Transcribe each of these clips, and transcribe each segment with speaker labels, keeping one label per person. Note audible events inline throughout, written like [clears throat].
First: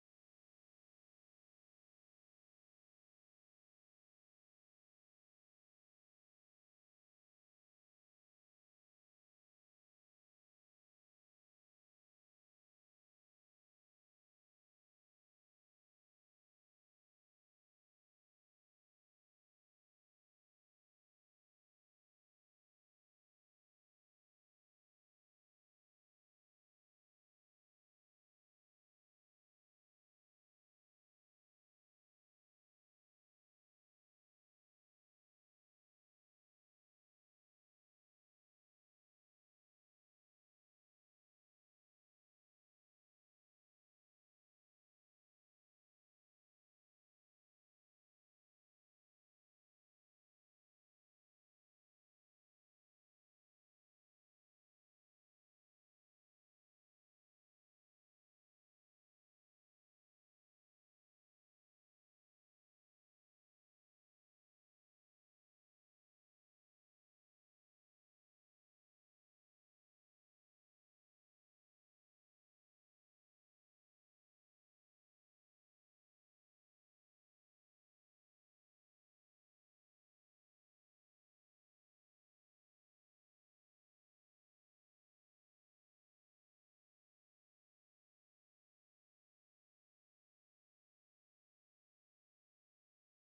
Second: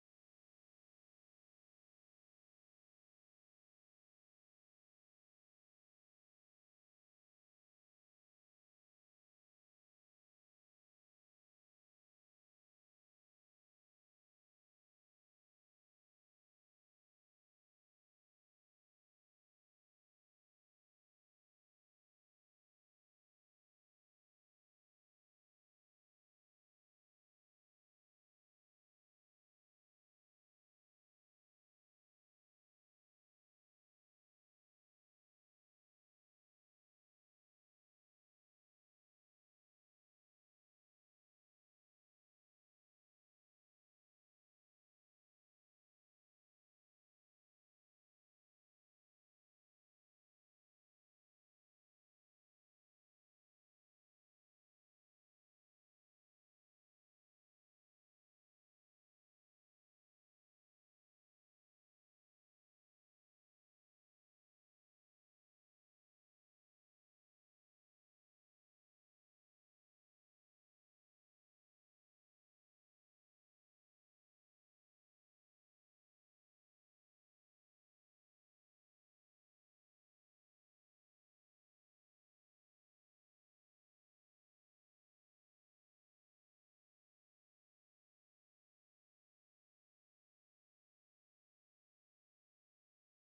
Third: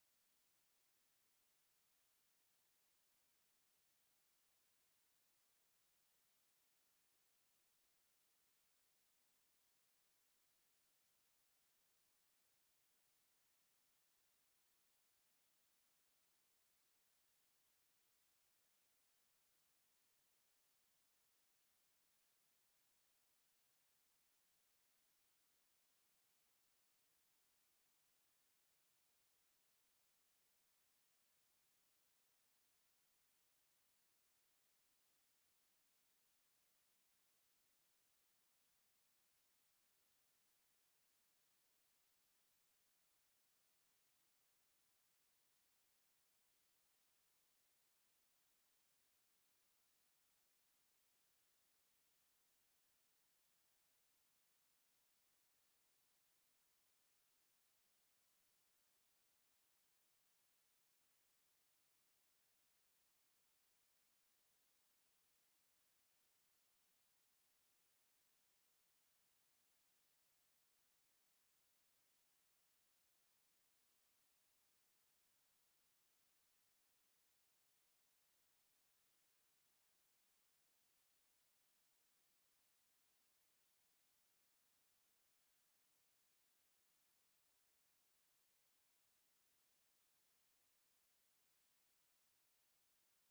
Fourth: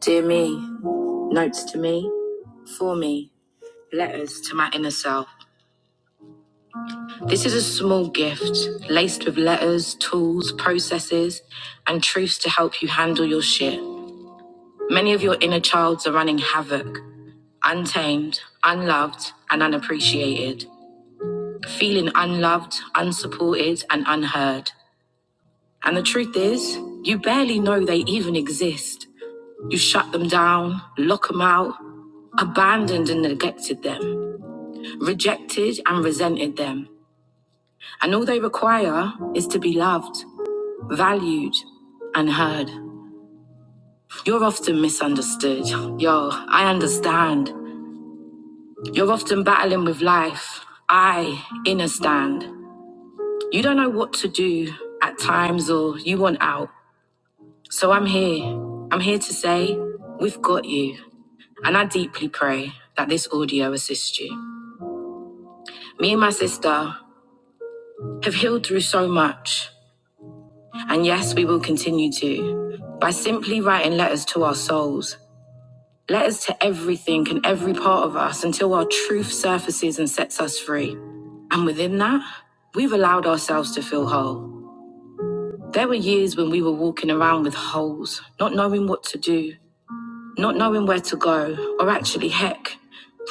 Speaker 1: Dear me, notes to me, for me, letters to my inner self. This is a small gift laced with letters, tools, processes, and truths to help you handle your shit. Many of your inner childs are running havoc, untamed, unloved, and unappreciated, feeling unloved, unsupported, and unheard. And the truth is, you barely know they even exist. You shut them down, lock them out, abandoned and neglected them. rejected and resented them. And all they require is to be loved, valued, and heard. You're often misunderstood. Yo, I understand. You're often battling with life. I understand. You don't know what to do at times or you want out. So I'm here. I'm here to say, we've got you. And I deeply pray that this audio assists you. Me and my sister have healed through so much. And yes, we will continue to by simply writing letters to our souls, letters to everything and every part of us until our truth surfaces and sets us free. And within that, we've allowed ourselves to feel whole. There were years when we were walking around with holes, not knowing what to do, not knowing where to go, or actually, heck,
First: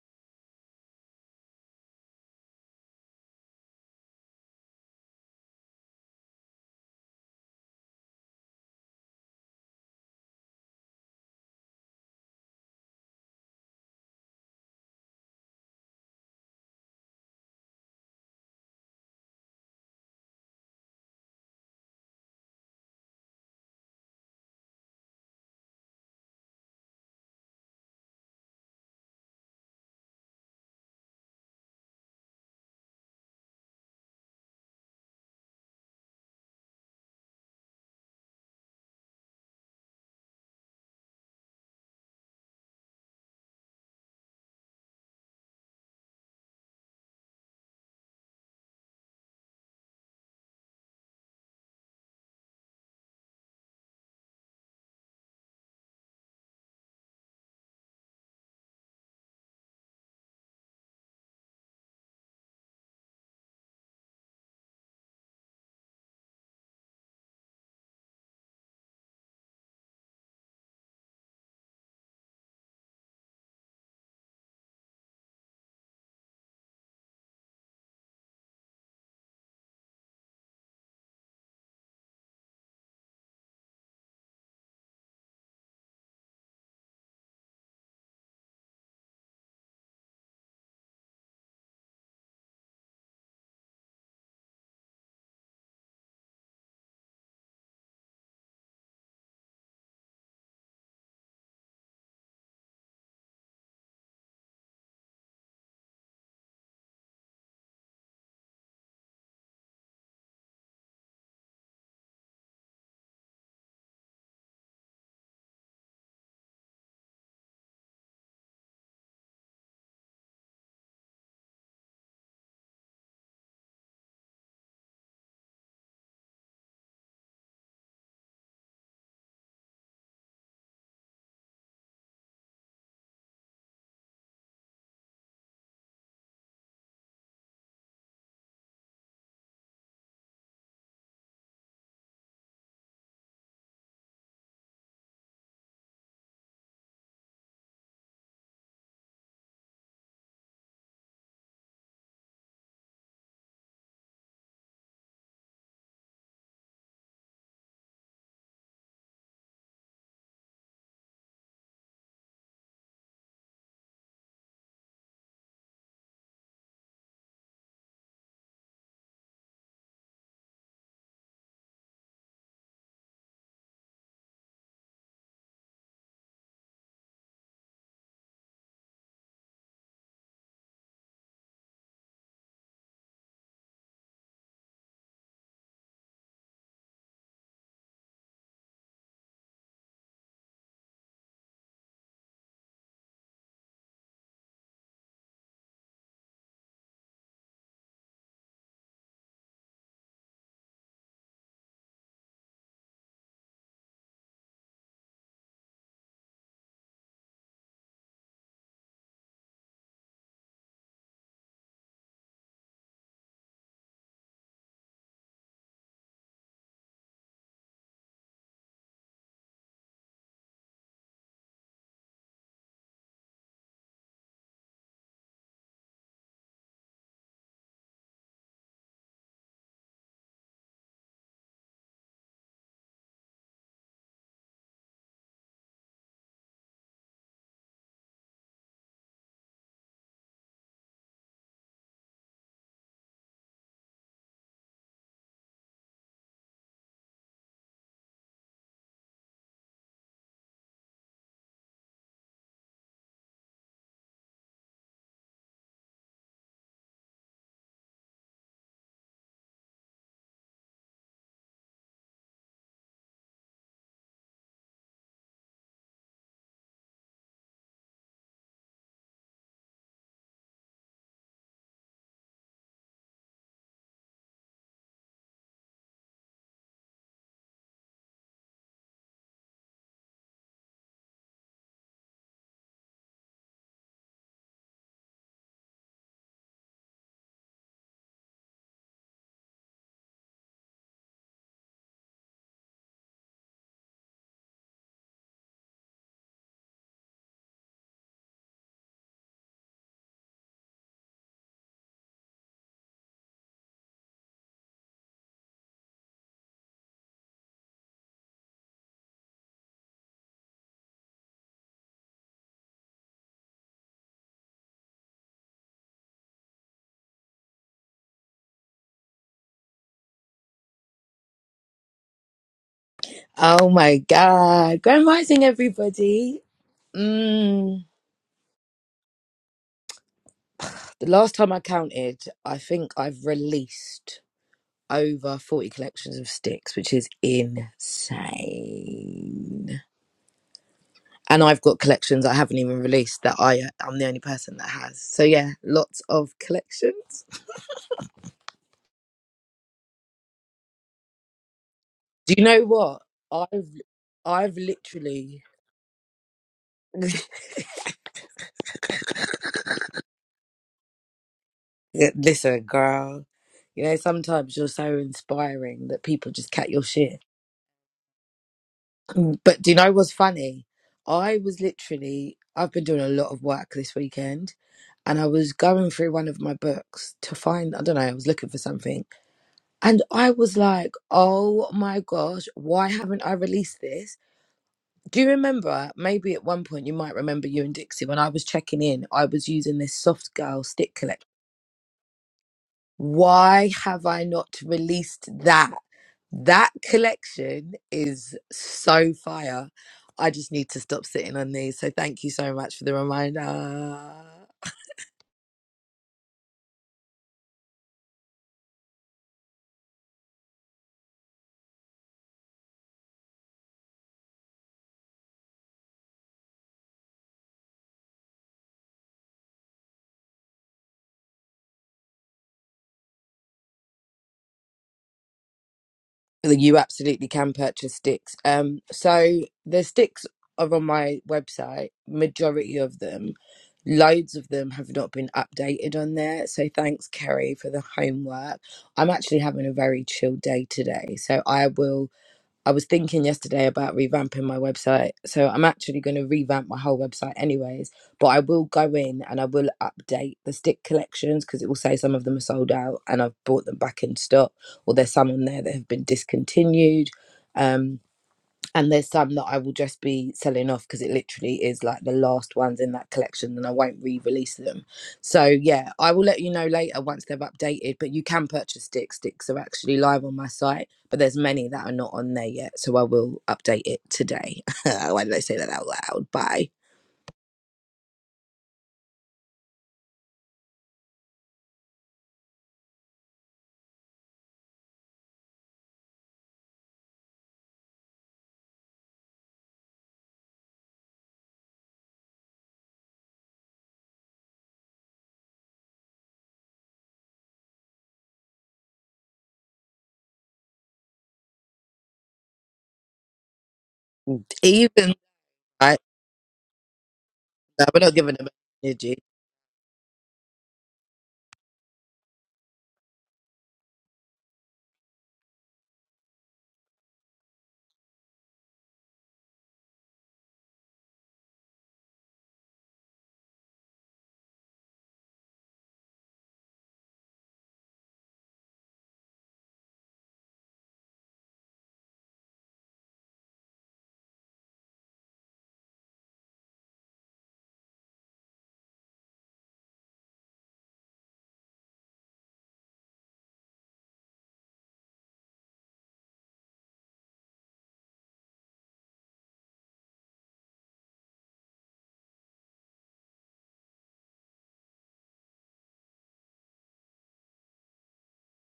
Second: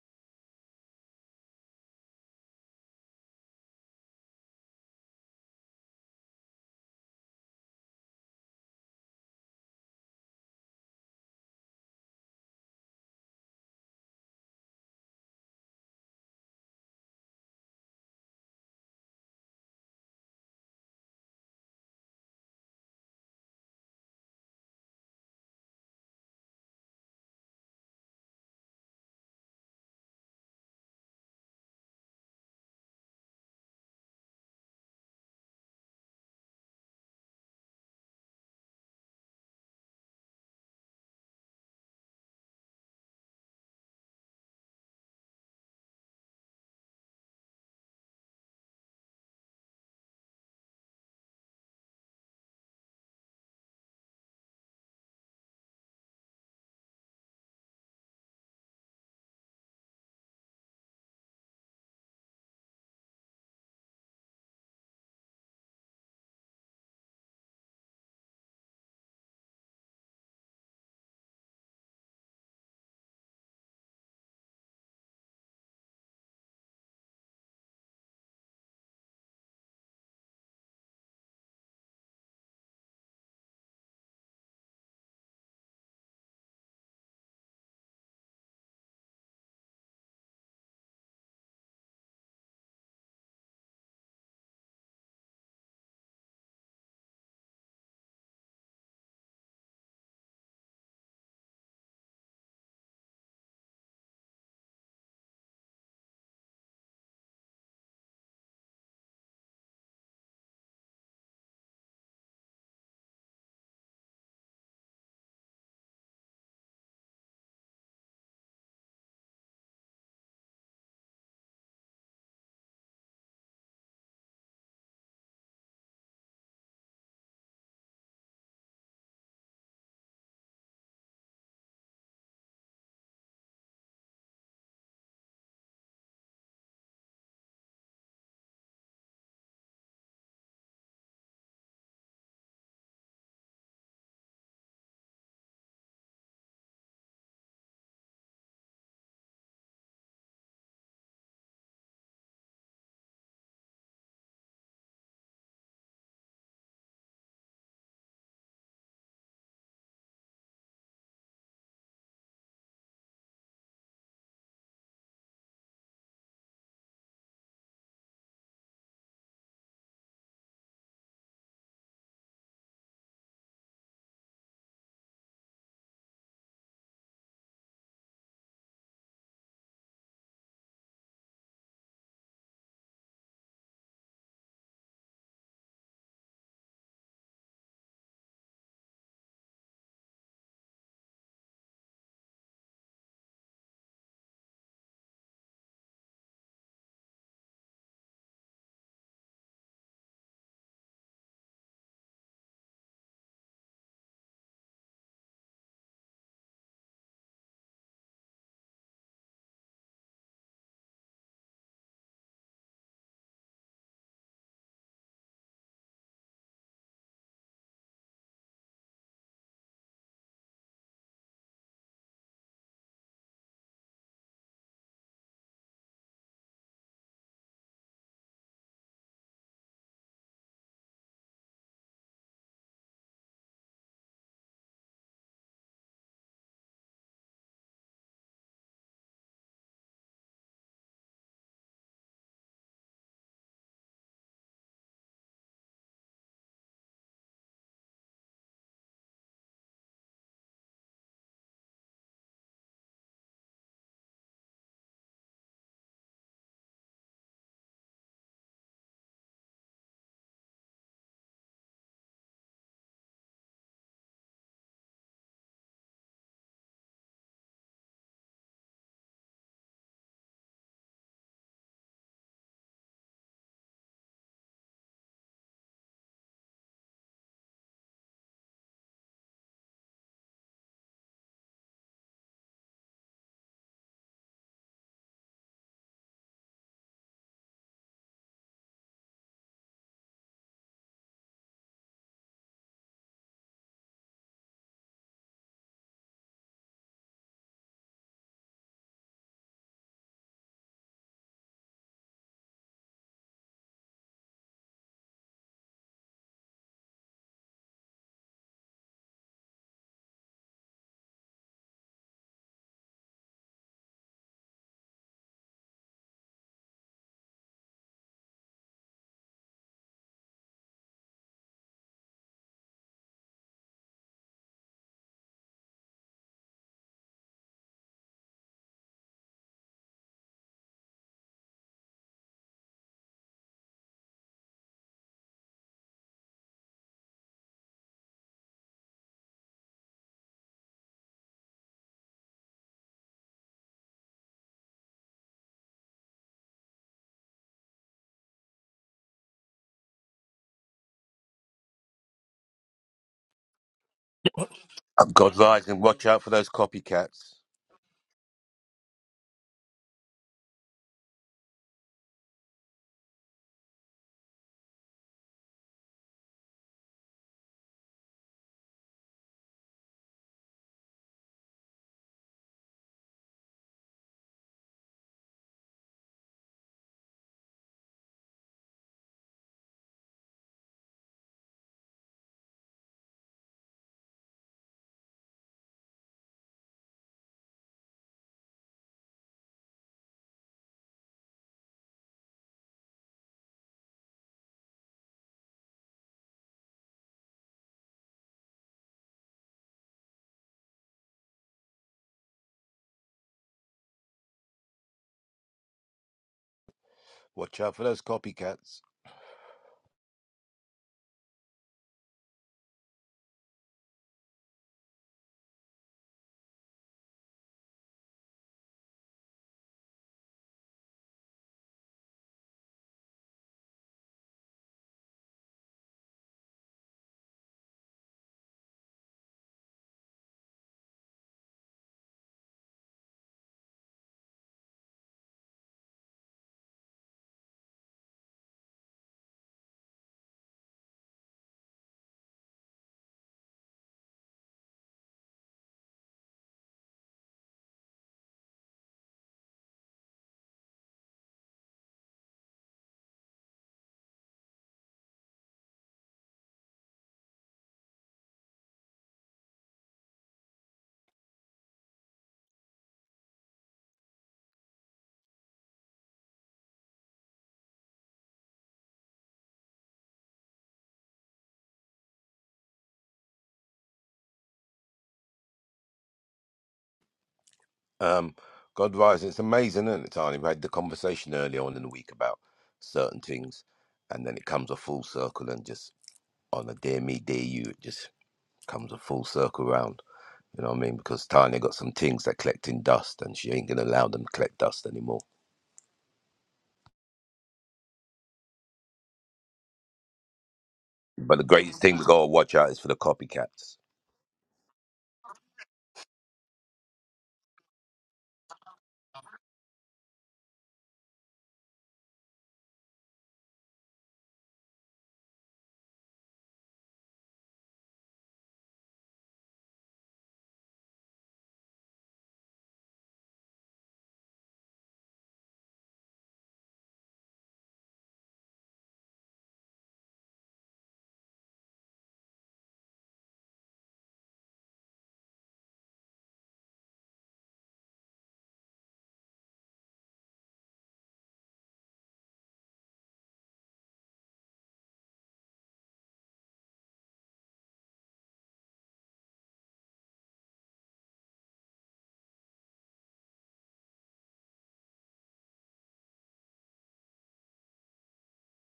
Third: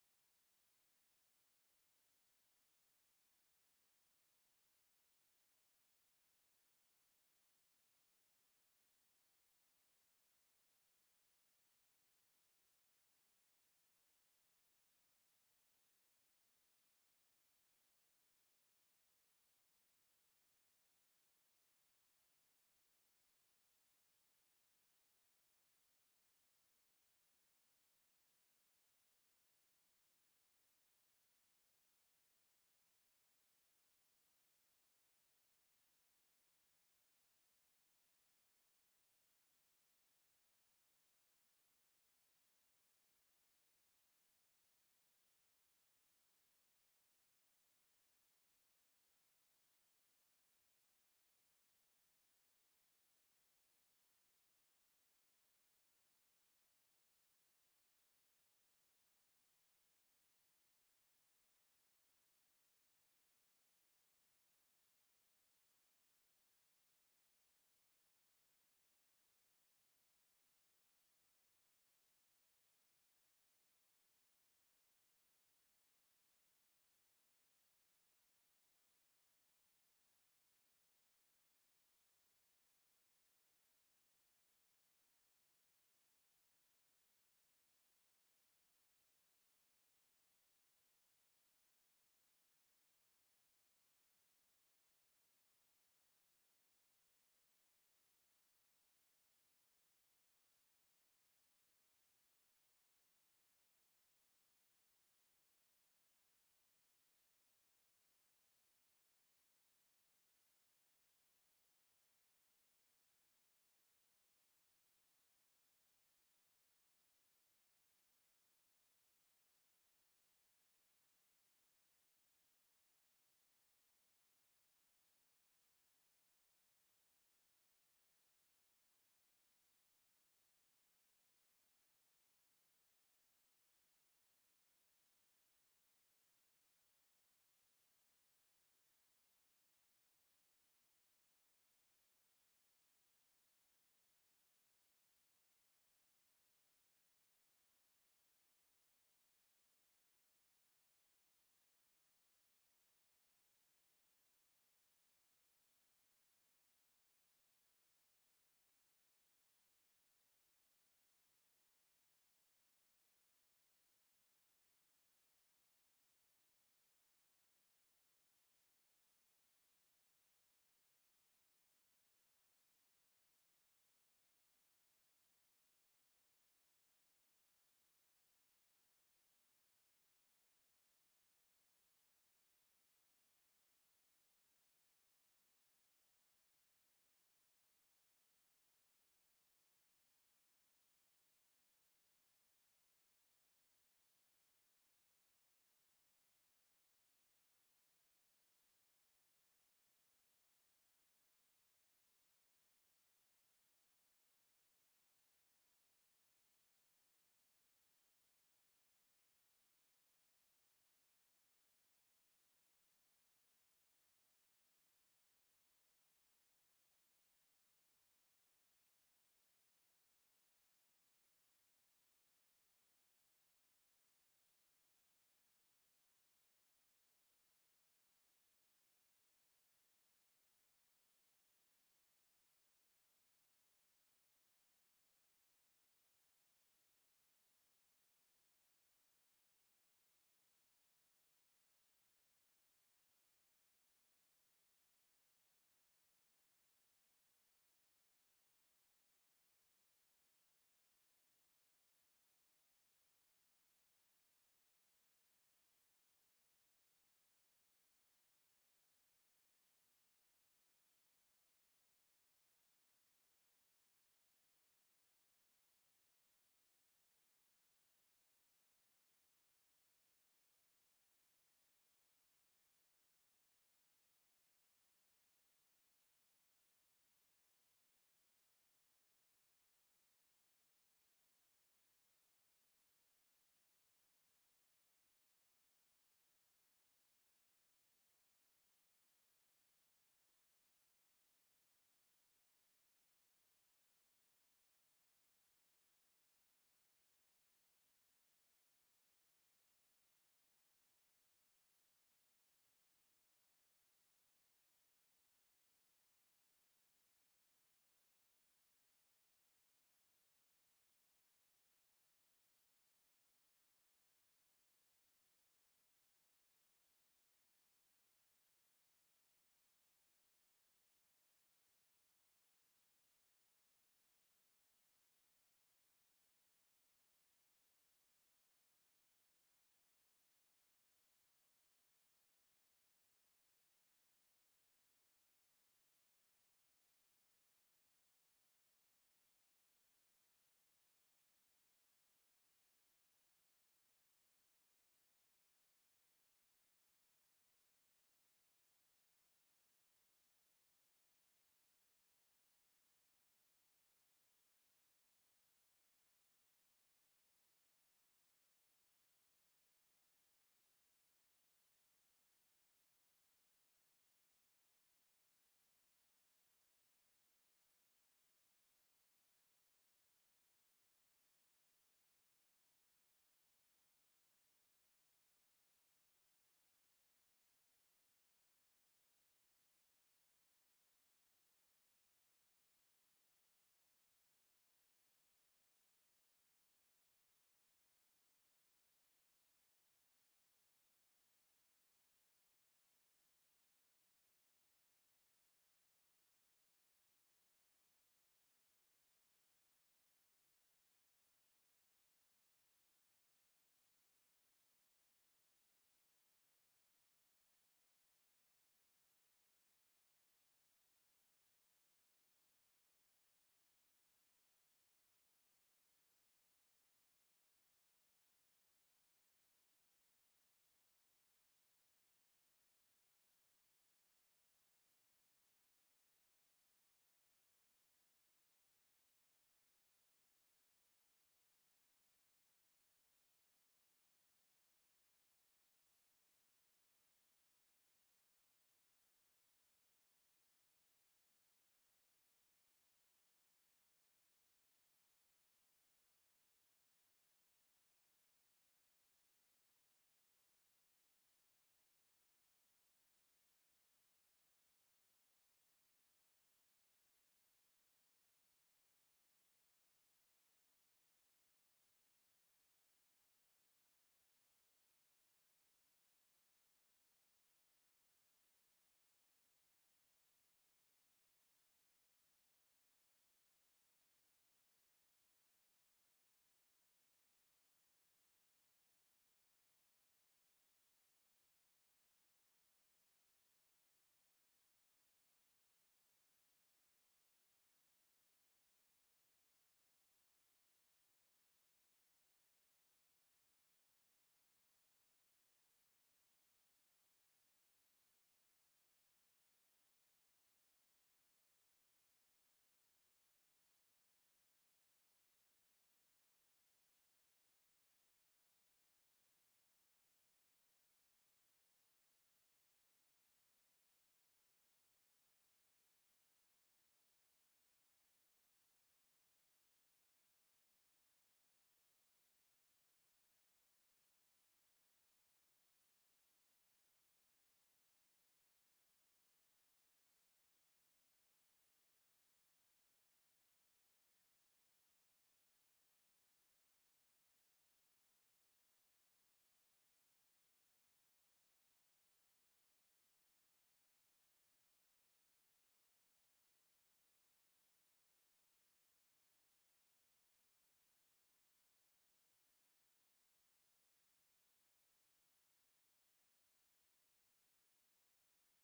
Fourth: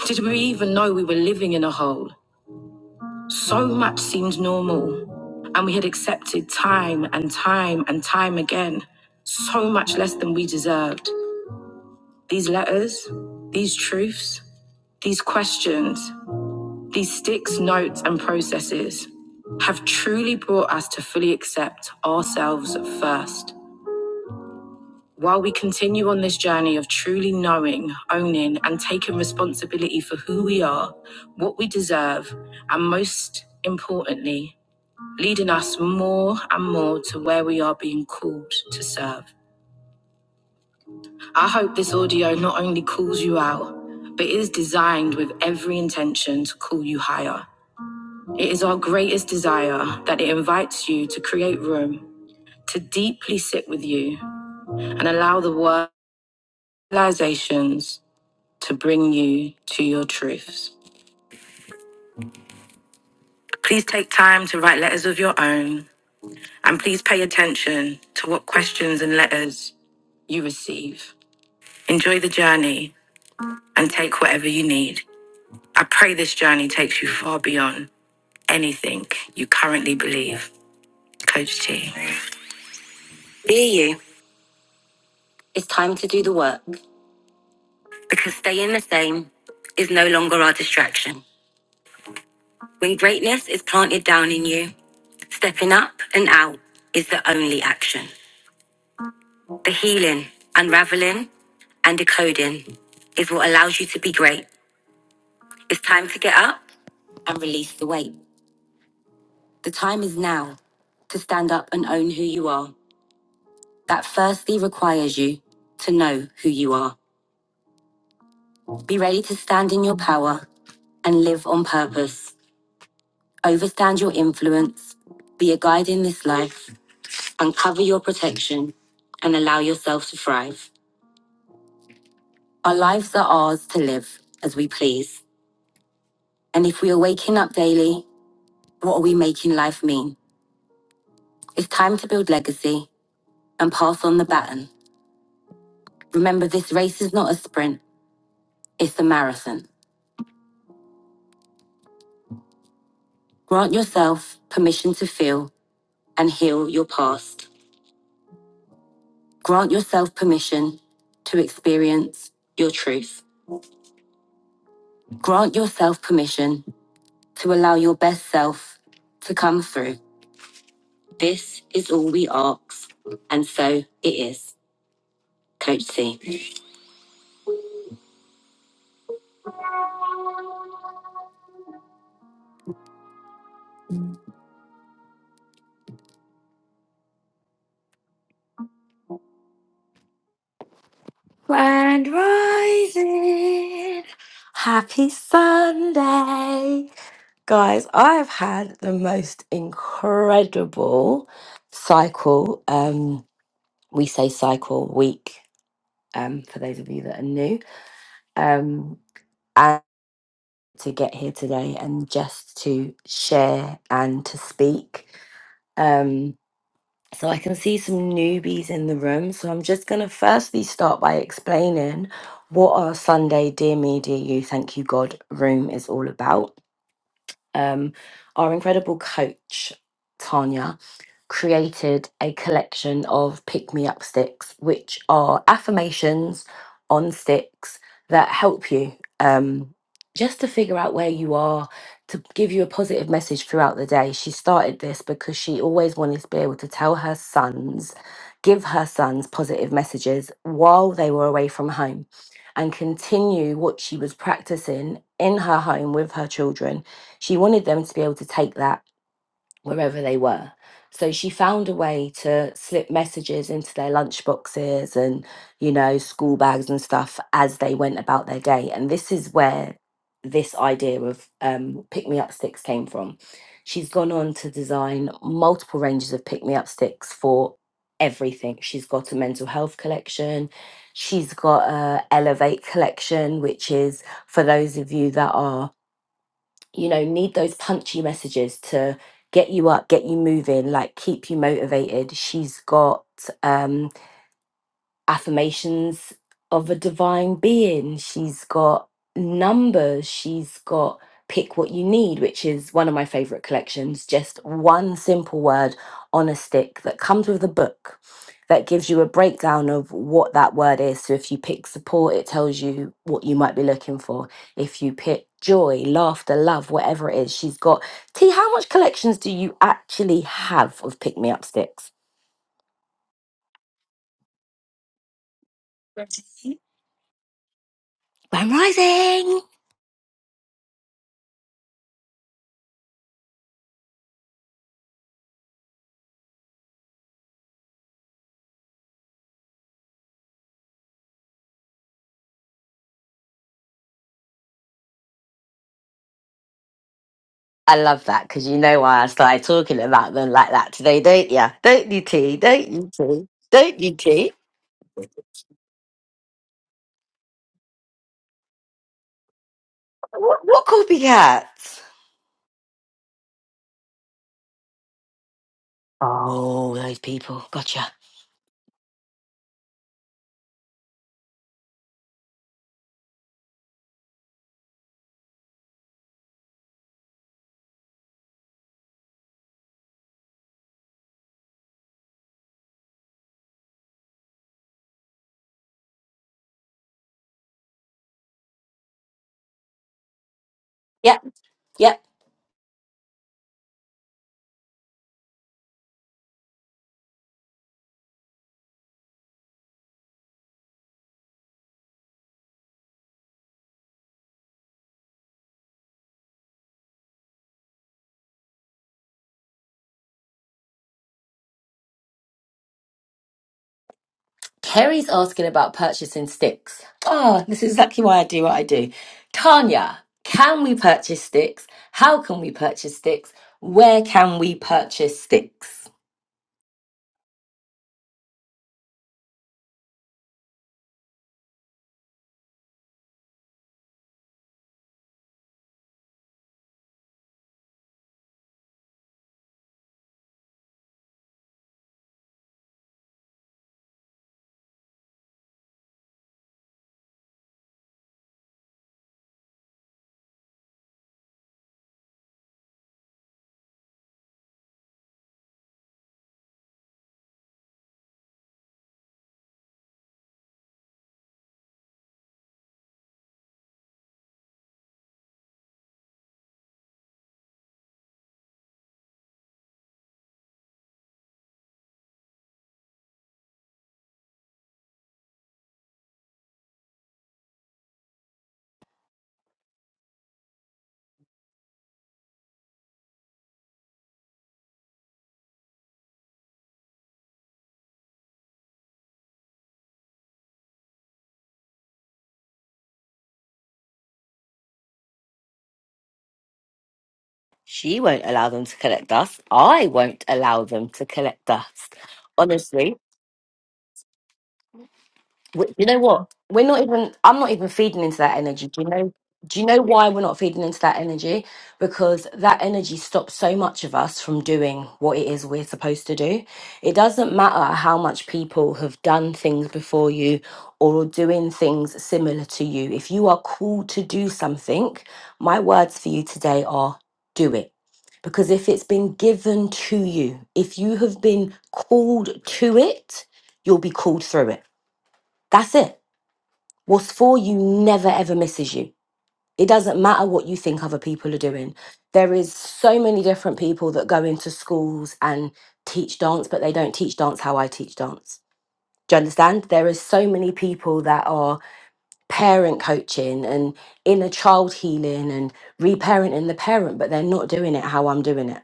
Speaker 1: did we even know we were living in a hole? So much seemed normal, and we had accepted time and time and time again so much less than we deserved. These letters, these truths, these questions, these sticks, notes, and processes have truly brought us to fully accept ourselves first. While we continue on this journey of truly knowing, owning, and taking responsibility for who we are, what we deserve, and most importantly, leading us more and more to where we are being called to serve. I hope this audio not only calls you out, but is designed with every intention to call you higher. It is our greatest desire that it invites you to create room, to deeply sit with you, and allow the word realizations to bring you to your truths. Please take time to write letters of your own and please pay attention to what questions and letters you receive. Enjoy the journey and take whatever you need. I pray this journey takes you far beyond anything you currently believe. Coach T. Be you. It's time to do the work because staying the same is no longer our distraction. When greatness is planted down in you, stepping up and out is the only action. The healing, unraveling, and decoding is what allows you to be great. It's time to get up and release the weight. The time is now to stand up and own who you are. that firstly requires you to know who you are. Be ready to stand in your power and live on purpose. Overstand your influence, be a guide in this life, uncover your protection, and allow yourself to thrive. Our lives are ours to live as we please. And if we are waking up daily, what are we making life mean? It's time to build legacy and pass on the baton. Remember, this race is not a sprint, it's a marathon. Grant yourself permission to feel and heal your past. Grant yourself permission to experience your truth. Grant yourself permission to allow your best self to come through. This is all we ask, and so it is. Coach C. Grand Rising! Happy Sunday! Guys, I've had the most incredible cycle. Um, we say cycle week um, for those of you that are new, um, and to get here today and just to share and to speak. Um, so I can see some newbies in the room. So I'm just going to firstly start by explaining what our Sunday Dear Me, Dear You, Thank You God room is all about um, our incredible coach, Tanya, created a collection of pick me up sticks, which are affirmations on sticks that help you um, just to figure out where you are, to give you a positive message throughout the day. She started this because she always wanted to be able to tell her sons, give her sons positive messages while they were away from home and continue what she was practicing in her home with her children she wanted them to be able to take that wherever they were. So she found a way to slip messages into their lunchboxes and, you know, school bags and stuff as they went about their day. And this is where this idea of um, pick me up sticks came from. She's gone on to design multiple ranges of pick me up sticks for everything. She's got a mental health collection. She's got a Elevate collection, which is for those of you that are you know, need those punchy messages to get you up, get you moving, like keep you motivated. She's got um affirmations of a divine being. She's got numbers. She's got pick what you need, which is one of my favorite collections. Just one simple word on a stick that comes with a book that gives you a breakdown of what that word is. So if you pick support, it tells you what you might be looking for. If you pick joy, laughter, love, whatever it is, she's got. T, how much collections do you actually have of pick me up sticks?
Speaker 2: Oh my God. Grand Rising,
Speaker 1: Grand
Speaker 2: everybody. Mm.
Speaker 1: rising.
Speaker 2: The last time I counted, I think I've released over 40 collections of sticks, which is insane. And I've got collections I haven't even released that I, I'm the only person that has. So yeah, lots of collections.
Speaker 1: I love that because you know why I started talking about them like that today, don't you? Don't you,
Speaker 2: Do
Speaker 1: T?
Speaker 2: you know
Speaker 1: Don't you,
Speaker 2: what?
Speaker 1: T?
Speaker 2: I've,
Speaker 1: Don't you, T?
Speaker 2: I've
Speaker 3: I've God
Speaker 2: literally,
Speaker 3: rising. Watch out for those
Speaker 2: [laughs]
Speaker 3: copycats.
Speaker 1: What, what coffee
Speaker 2: listen, girl, you know, sometimes you're so inspiring that people just cut
Speaker 1: Oh,
Speaker 2: your
Speaker 1: those
Speaker 2: shit
Speaker 1: people. Gotcha.
Speaker 2: But do you know what's funny? I was literally, I've been doing a lot of work this weekend and I was going through one of my books to find, I don't know, I was looking for something. And I was like, oh my gosh, why haven't I released this? Do you remember? Maybe at one point you might remember you and Dixie when I was checking in, I was using this soft girl stick collection
Speaker 1: Yep, yep.
Speaker 2: why have I not released that? That collection is so fire. I just need to stop sitting on these. So thank you so much for the reminder.
Speaker 3: Watch out for those copycats.
Speaker 1: Kerry's asking about purchasing sticks. Oh, this is exactly why I do what I do. Tanya, can we purchase sticks? How can we purchase sticks? Where can we purchase sticks?
Speaker 2: You absolutely can purchase sticks. Um, so the sticks are on my website. Majority of them, loads of them have not been updated on there. So thanks, Kerry, for the homework. I'm actually having a very chill day today, so I will I was thinking yesterday about revamping my website. So I'm actually going to revamp my whole website, anyways. But I will go in and I will update the stick collections because it will say some of them are sold out and I've brought them back in stock, or there's some on there that have been discontinued. Um, and there's some that I will just be selling off because it literally is like the last ones in that collection and I won't re-release them. So yeah, I will let you know later once they've updated, but you can purchase sticks. Sticks are actually live on my site, but there's many that are not on there yet, so I will update it today. [laughs] Why did I say that out loud? Bye.
Speaker 3: Um, God rising. It's amazing, isn't it, Tani? We had the conversation earlier on in the week about certain things, and then it comes a full circle and just on a dear me, dear you, it just comes a full circle round. You know what I mean? Because Tanya got some things that collecting dust, and she ain't gonna allow them to collect dust anymore.
Speaker 1: She won't allow them to collect us. I won't allow them to
Speaker 3: But the
Speaker 1: collect
Speaker 3: greatest
Speaker 1: us.
Speaker 3: thing we gotta watch out is for
Speaker 1: Honestly,
Speaker 3: the copycats.
Speaker 2: Even
Speaker 1: Wh- You
Speaker 2: I
Speaker 1: know what? We're not even. I'm not even
Speaker 2: no, we're
Speaker 1: feeding
Speaker 2: not
Speaker 1: into
Speaker 2: giving
Speaker 1: that
Speaker 2: them
Speaker 1: energy. Do you know?
Speaker 2: energy.
Speaker 1: Do you know why we're not feeding into that energy? Because that energy stops so much of us from doing what it is we're supposed to do. It doesn't matter how much people have done things before you or are doing things similar to you. If you are called to do something, my words for you today are do it. Because if it's been given to you, if you have been called to it, you'll be called through it. That's it. What's for you never ever misses you. It doesn't matter what you think other people are doing. There is so many different people that go into schools and teach dance, but they don't teach dance how I teach dance. Do you understand? There is so many people that are parent coaching and inner child healing and reparenting the parent, but they're not doing it how I'm doing it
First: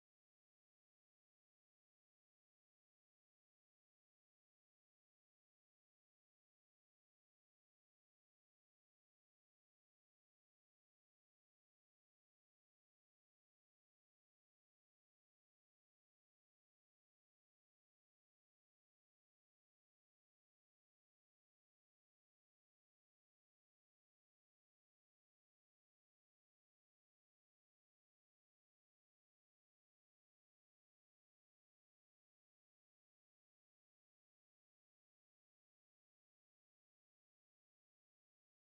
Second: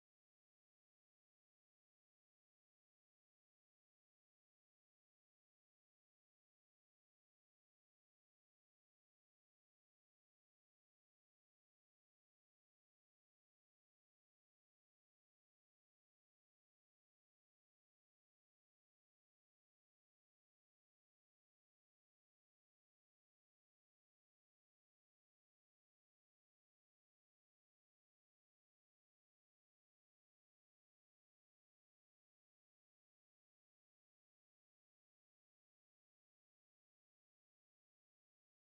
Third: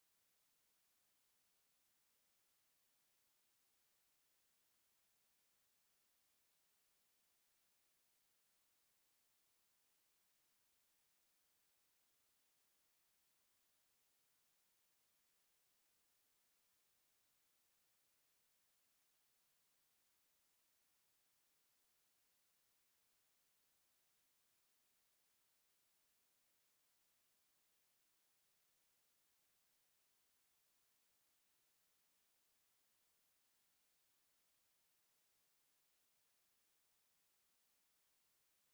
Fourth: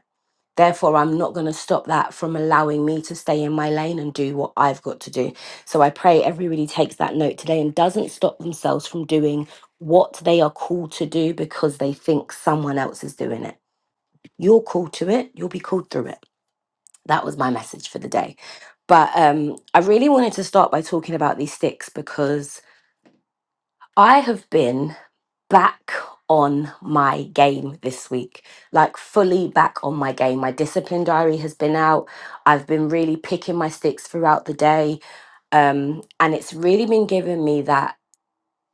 Speaker 1: Therefore, I'm not going to stop that from allowing me to stay in my lane and do what I've got to do. So I pray everybody takes that note today and doesn't stop themselves from doing what they are called to do because they think someone else is doing it. You're called to it, you'll be called through it. That was my message for the day. But um, I really wanted to start by talking about these sticks because I have been back on my game this week, like fully back on my game. My discipline diary has been out. I've been really picking my sticks throughout the day. Um, and it's really been giving me that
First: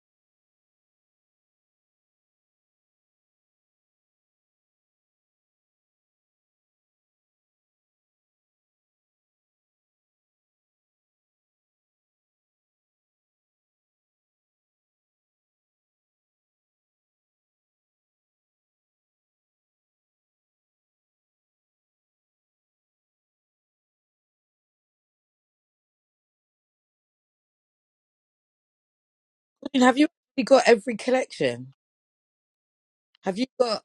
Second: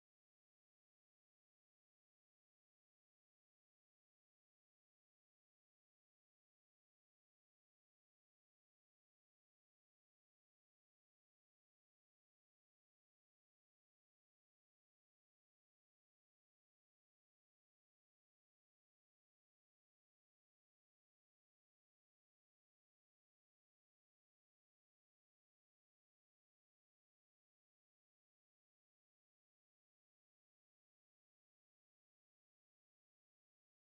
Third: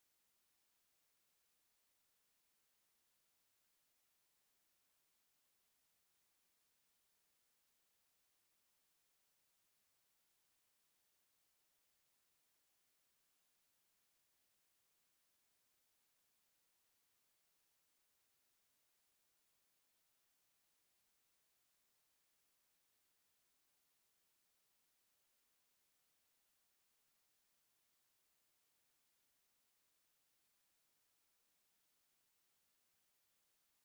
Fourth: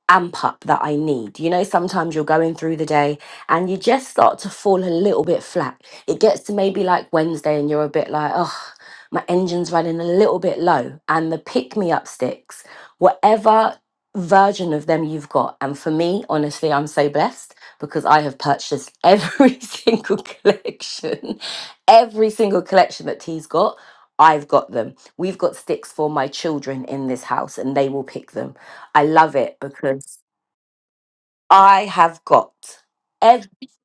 Speaker 1: amp up that I need. You know, sometimes you're going through the day and you just start to fall a little bit flat. It gets to maybe like Wednesday and you're a bit like, oh, my engine's running a little bit low. And the pick me up sticks, whatever version of them you've got. And for me, honestly, I'm so blessed because I have purchased every [laughs] single collection, every single collection that T's got. I've got them. We've got sticks for my children in this house and they will pick them I love it
Speaker 2: I mean, Have you
Speaker 1: because
Speaker 2: actually got every collection?
Speaker 1: I have got
Speaker 2: Have you
Speaker 1: ev-
Speaker 2: got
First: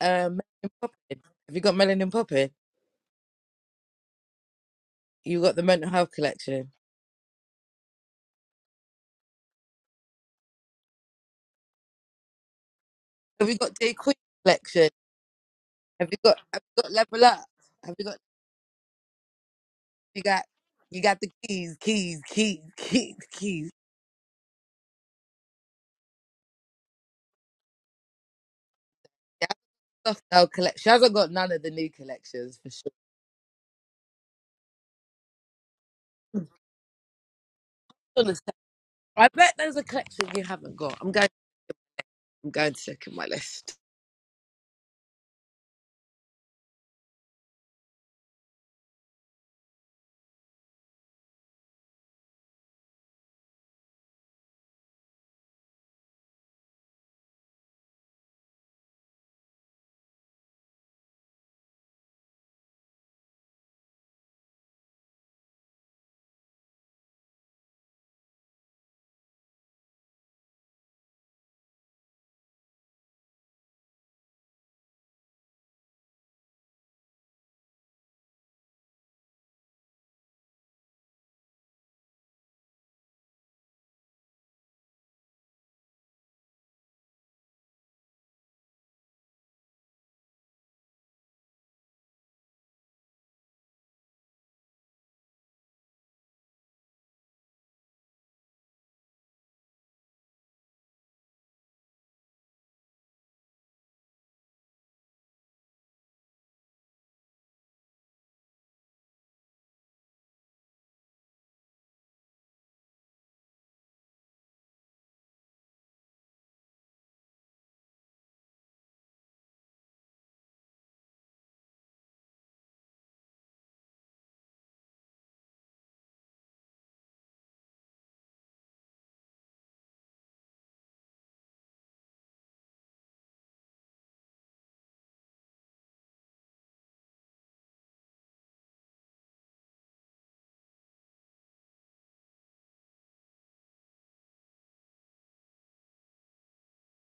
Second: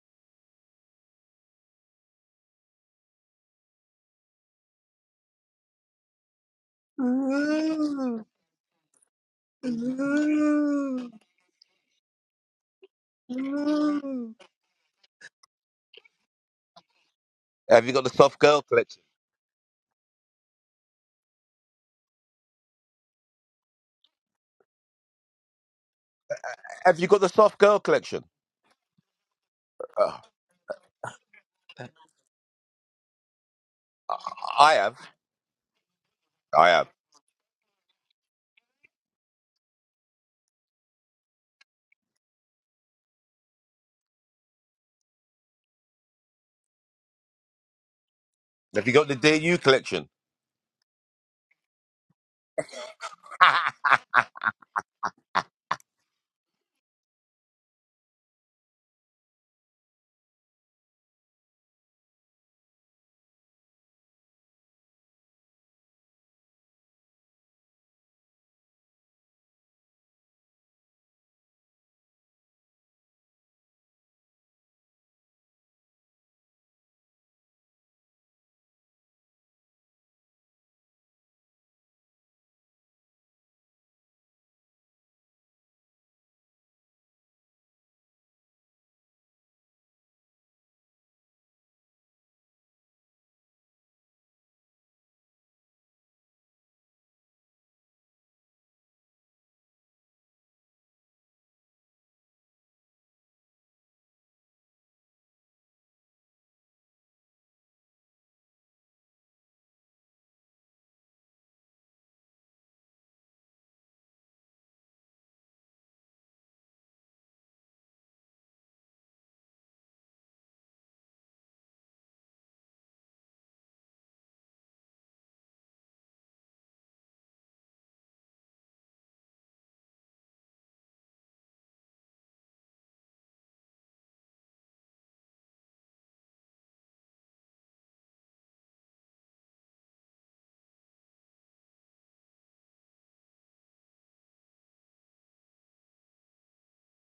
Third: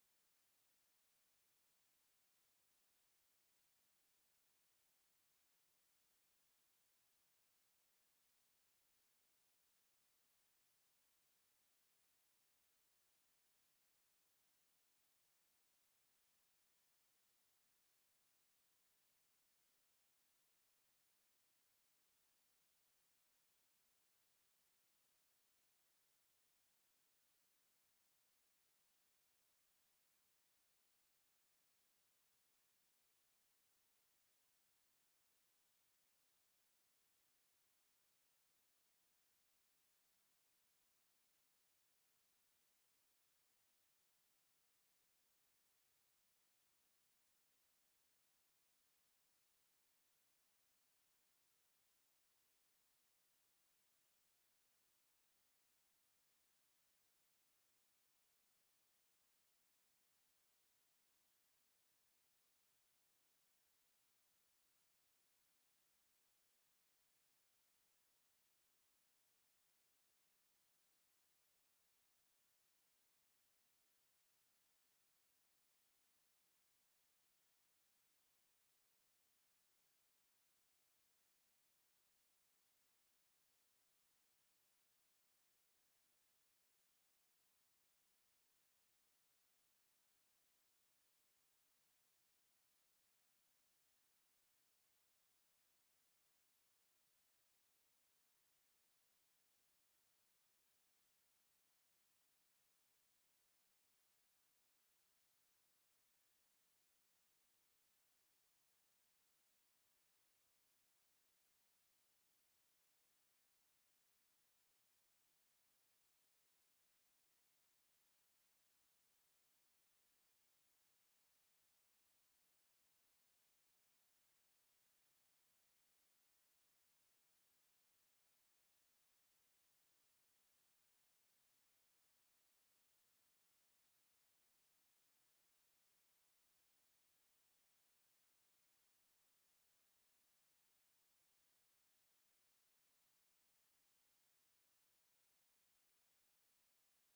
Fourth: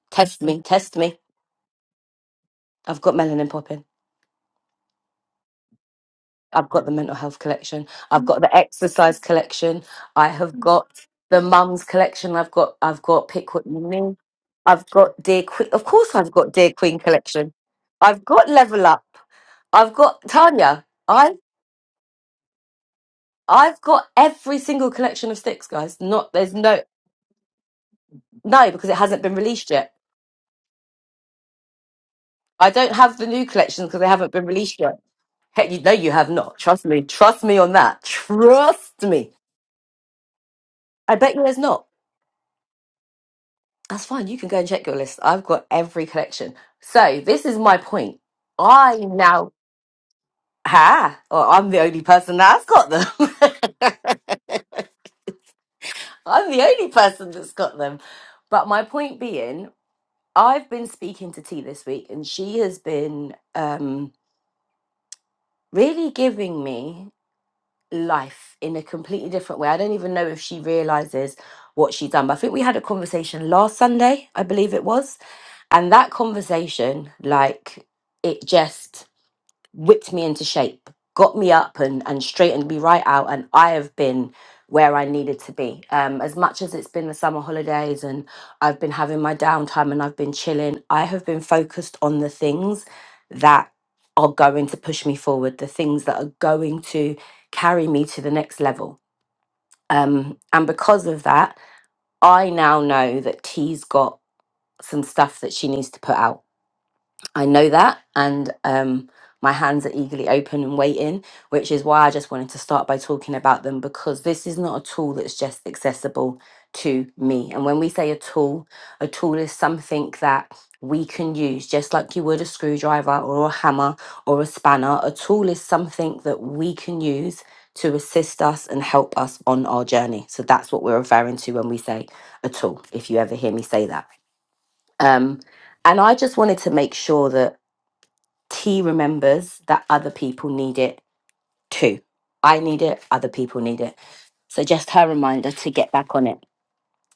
Speaker 2: um
Speaker 1: test me,
Speaker 2: Melanin
Speaker 1: test me.
Speaker 2: Poppin'? Have you got Melanin Poppin'?
Speaker 1: I've got melanin popping.
Speaker 2: You got the mental health collection.
Speaker 1: I've got the mental health collection. I've got the exercise collection. I have got the mum's collection. I've got I've got
Speaker 2: Have
Speaker 1: pick
Speaker 2: you
Speaker 1: what
Speaker 2: got
Speaker 1: you
Speaker 2: J Queen
Speaker 1: need. I've
Speaker 2: collection?
Speaker 1: got dear queen. Of
Speaker 2: Have
Speaker 1: course,
Speaker 2: you
Speaker 1: I've
Speaker 2: got
Speaker 1: got
Speaker 2: have
Speaker 1: dear
Speaker 2: you got
Speaker 1: queen
Speaker 2: level up?
Speaker 1: collection.
Speaker 3: Have you
Speaker 2: Have
Speaker 3: got
Speaker 2: you
Speaker 3: the
Speaker 2: got
Speaker 1: I've
Speaker 3: soft
Speaker 1: got
Speaker 3: girl
Speaker 1: level
Speaker 3: collection?
Speaker 1: up. I've
Speaker 2: you
Speaker 1: got
Speaker 2: got
Speaker 1: Tanya.
Speaker 2: you got the
Speaker 1: I
Speaker 2: keys, keys, keys, keys, keys.
Speaker 1: I've got every single collection of sticks, guys. Not there's no
Speaker 3: Have you got the soft girl collection?
Speaker 1: no because it hasn't been
Speaker 2: Yeah,
Speaker 1: released yet.
Speaker 3: Uh,
Speaker 2: stuff now collection. She hasn't got none of the new collections for
Speaker 1: I
Speaker 2: sure.
Speaker 1: don't have the new collections because they
Speaker 3: I
Speaker 1: haven't been
Speaker 3: I
Speaker 1: released yet.
Speaker 3: have.
Speaker 1: Hey, you, no, you have not.
Speaker 3: I
Speaker 1: Trust
Speaker 3: am.
Speaker 1: me. Trust me on that.
Speaker 2: Honest,
Speaker 1: Trust
Speaker 2: I
Speaker 1: me.
Speaker 2: bet there's a collection you haven't got. I'm
Speaker 1: I
Speaker 2: going
Speaker 1: bet you there's not.
Speaker 2: I'm going to check in my list.
Speaker 1: That's fine. You can go and check your list. I've got every connection. So this is my point.
Speaker 3: Have you
Speaker 1: I
Speaker 3: got the
Speaker 1: now
Speaker 3: DU collection?
Speaker 1: ha. Well, I'm the only person that's got them. [laughs]
Speaker 3: [laughs]
Speaker 1: I'm the only person that's got them. But my point being, I've been speaking to T this week, and she has been um, really giving me. life in a completely different way. I don't even know if she realizes what she's done. But I think we had a conversation last Sunday, I believe it was. And that conversation, like, it just whipped me into shape, got me up and, and straightened me right out. And I have been where I needed to be. Um, as much as it's been the summer holidays and I've been having my downtime and I've been chilling, I have been focused on the things that are going to push me forward, the things that are going to carry me to the next level. Um, and because of that, I now know that T's got some stuff that she needs to put out I know that, and um, my hands are eagerly open and waiting, which is why I just wanted to start by talking about them because this is not a tool that's just accessible to me. And when we say a tool, a tool is something that we can use just like you would a screwdriver or a hammer or a spanner. A tool is something that we can use to assist us and help us on our journey. So that's what we're referring to when we say a tool, if you ever hear me say that. Um, and I just wanted to make sure that T remembers that other people need it too. I need it, other people need it. So just her reminder to get back on it.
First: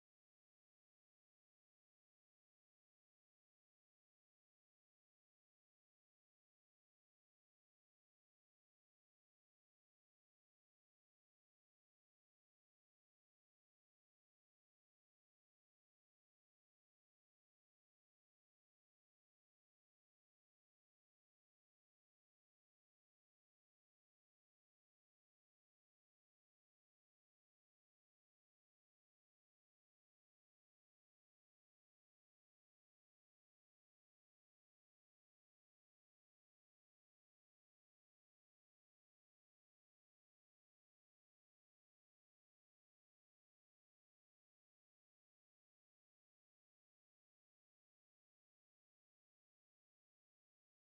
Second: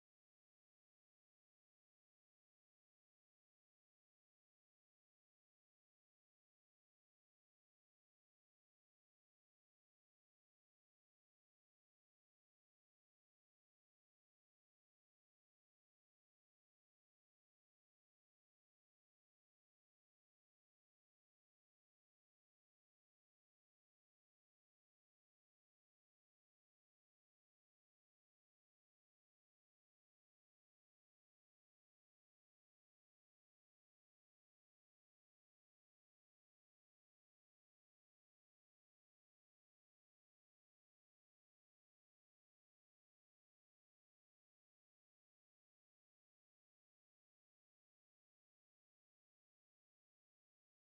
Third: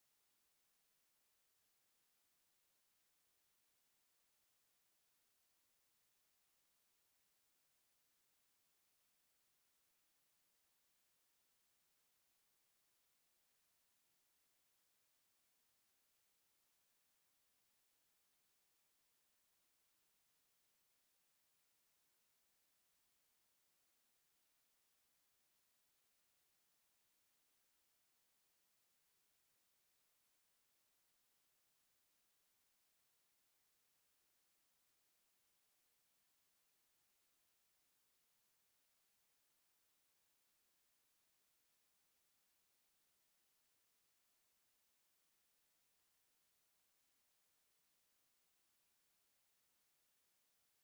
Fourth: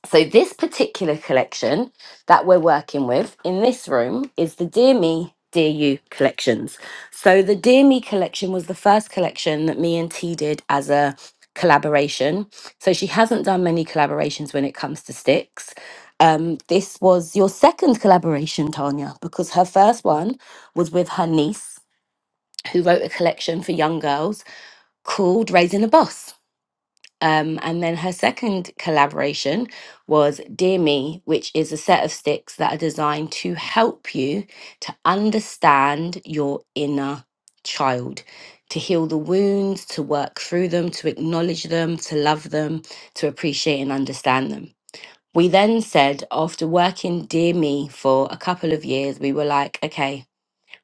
Speaker 1: So this particular collection that we're working with in this room is the Dear Me, Dear You collections. So the Dear Me collection was the first collection that me and T did as a collaboration. So she hasn't done many collaborations when it comes to sticks. Um, this was your second collaboration, Tanya, because her first one was with her niece who wrote a collection for young girls called Raising a Boss. Um, and then her second collaboration was Dear Me, which is a set of sticks that are designed to help you to understand your inner child, to heal the wounds, to work through them, to acknowledge them, to love them, to appreciate and understand them. We then said, after working Dear Me for a couple of years, we were like, okay,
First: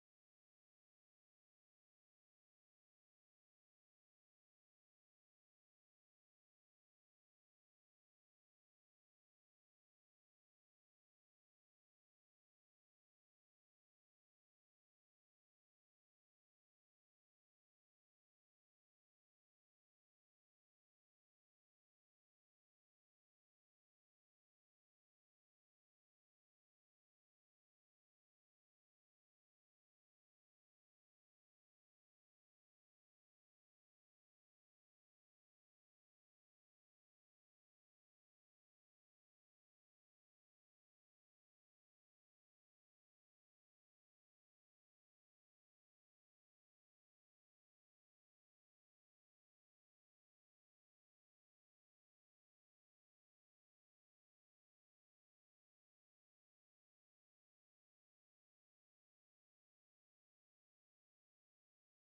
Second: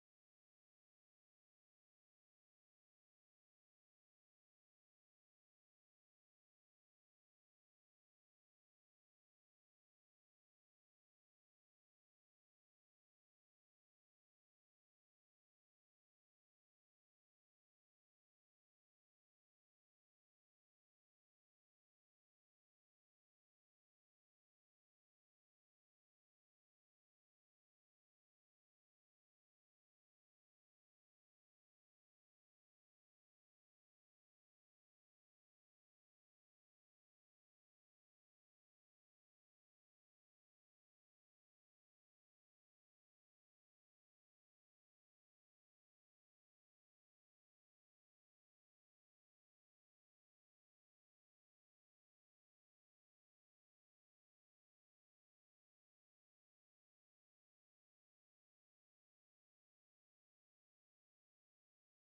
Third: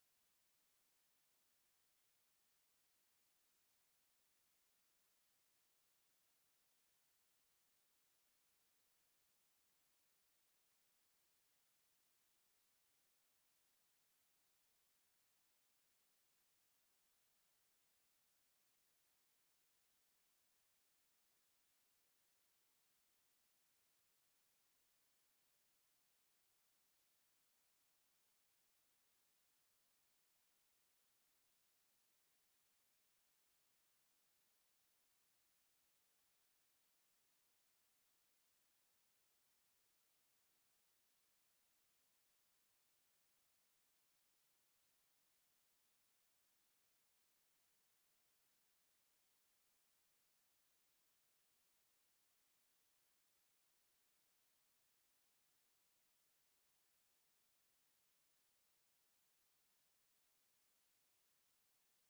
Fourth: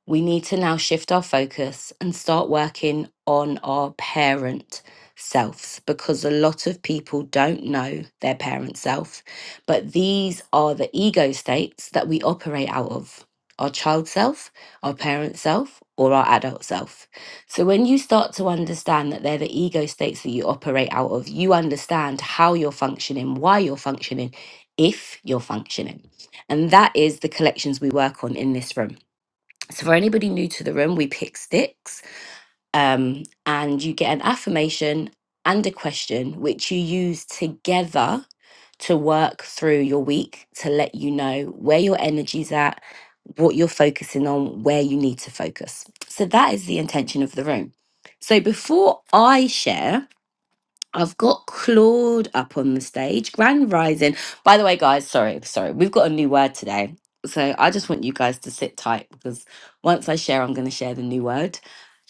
Speaker 1: we need to now shift our focus and start working on our parent selves because a lot of people don't know their parent self. But these are the ego states that we operate out of our child self, our parent self, or our adult self. So when you start to understand that they're the ego states that you operate out of, you understand how you're functioning, why you're functioning, if you're functioning. And that is the collections we work on in this room so, for anybody new to the room, we pick sticks um, and you get an affirmation and a question, which you use together to work through your week to let you know where your energy's at, what you're focusing on, where you need to focus. So, that is the intention of the room. So, before I share, I've got Claude up on the stage. Grand Rising. By the way, guys, sorry, sorry. We've got a new word today. So I just want you guys to sit tight because once I share, I'm going to share the new word.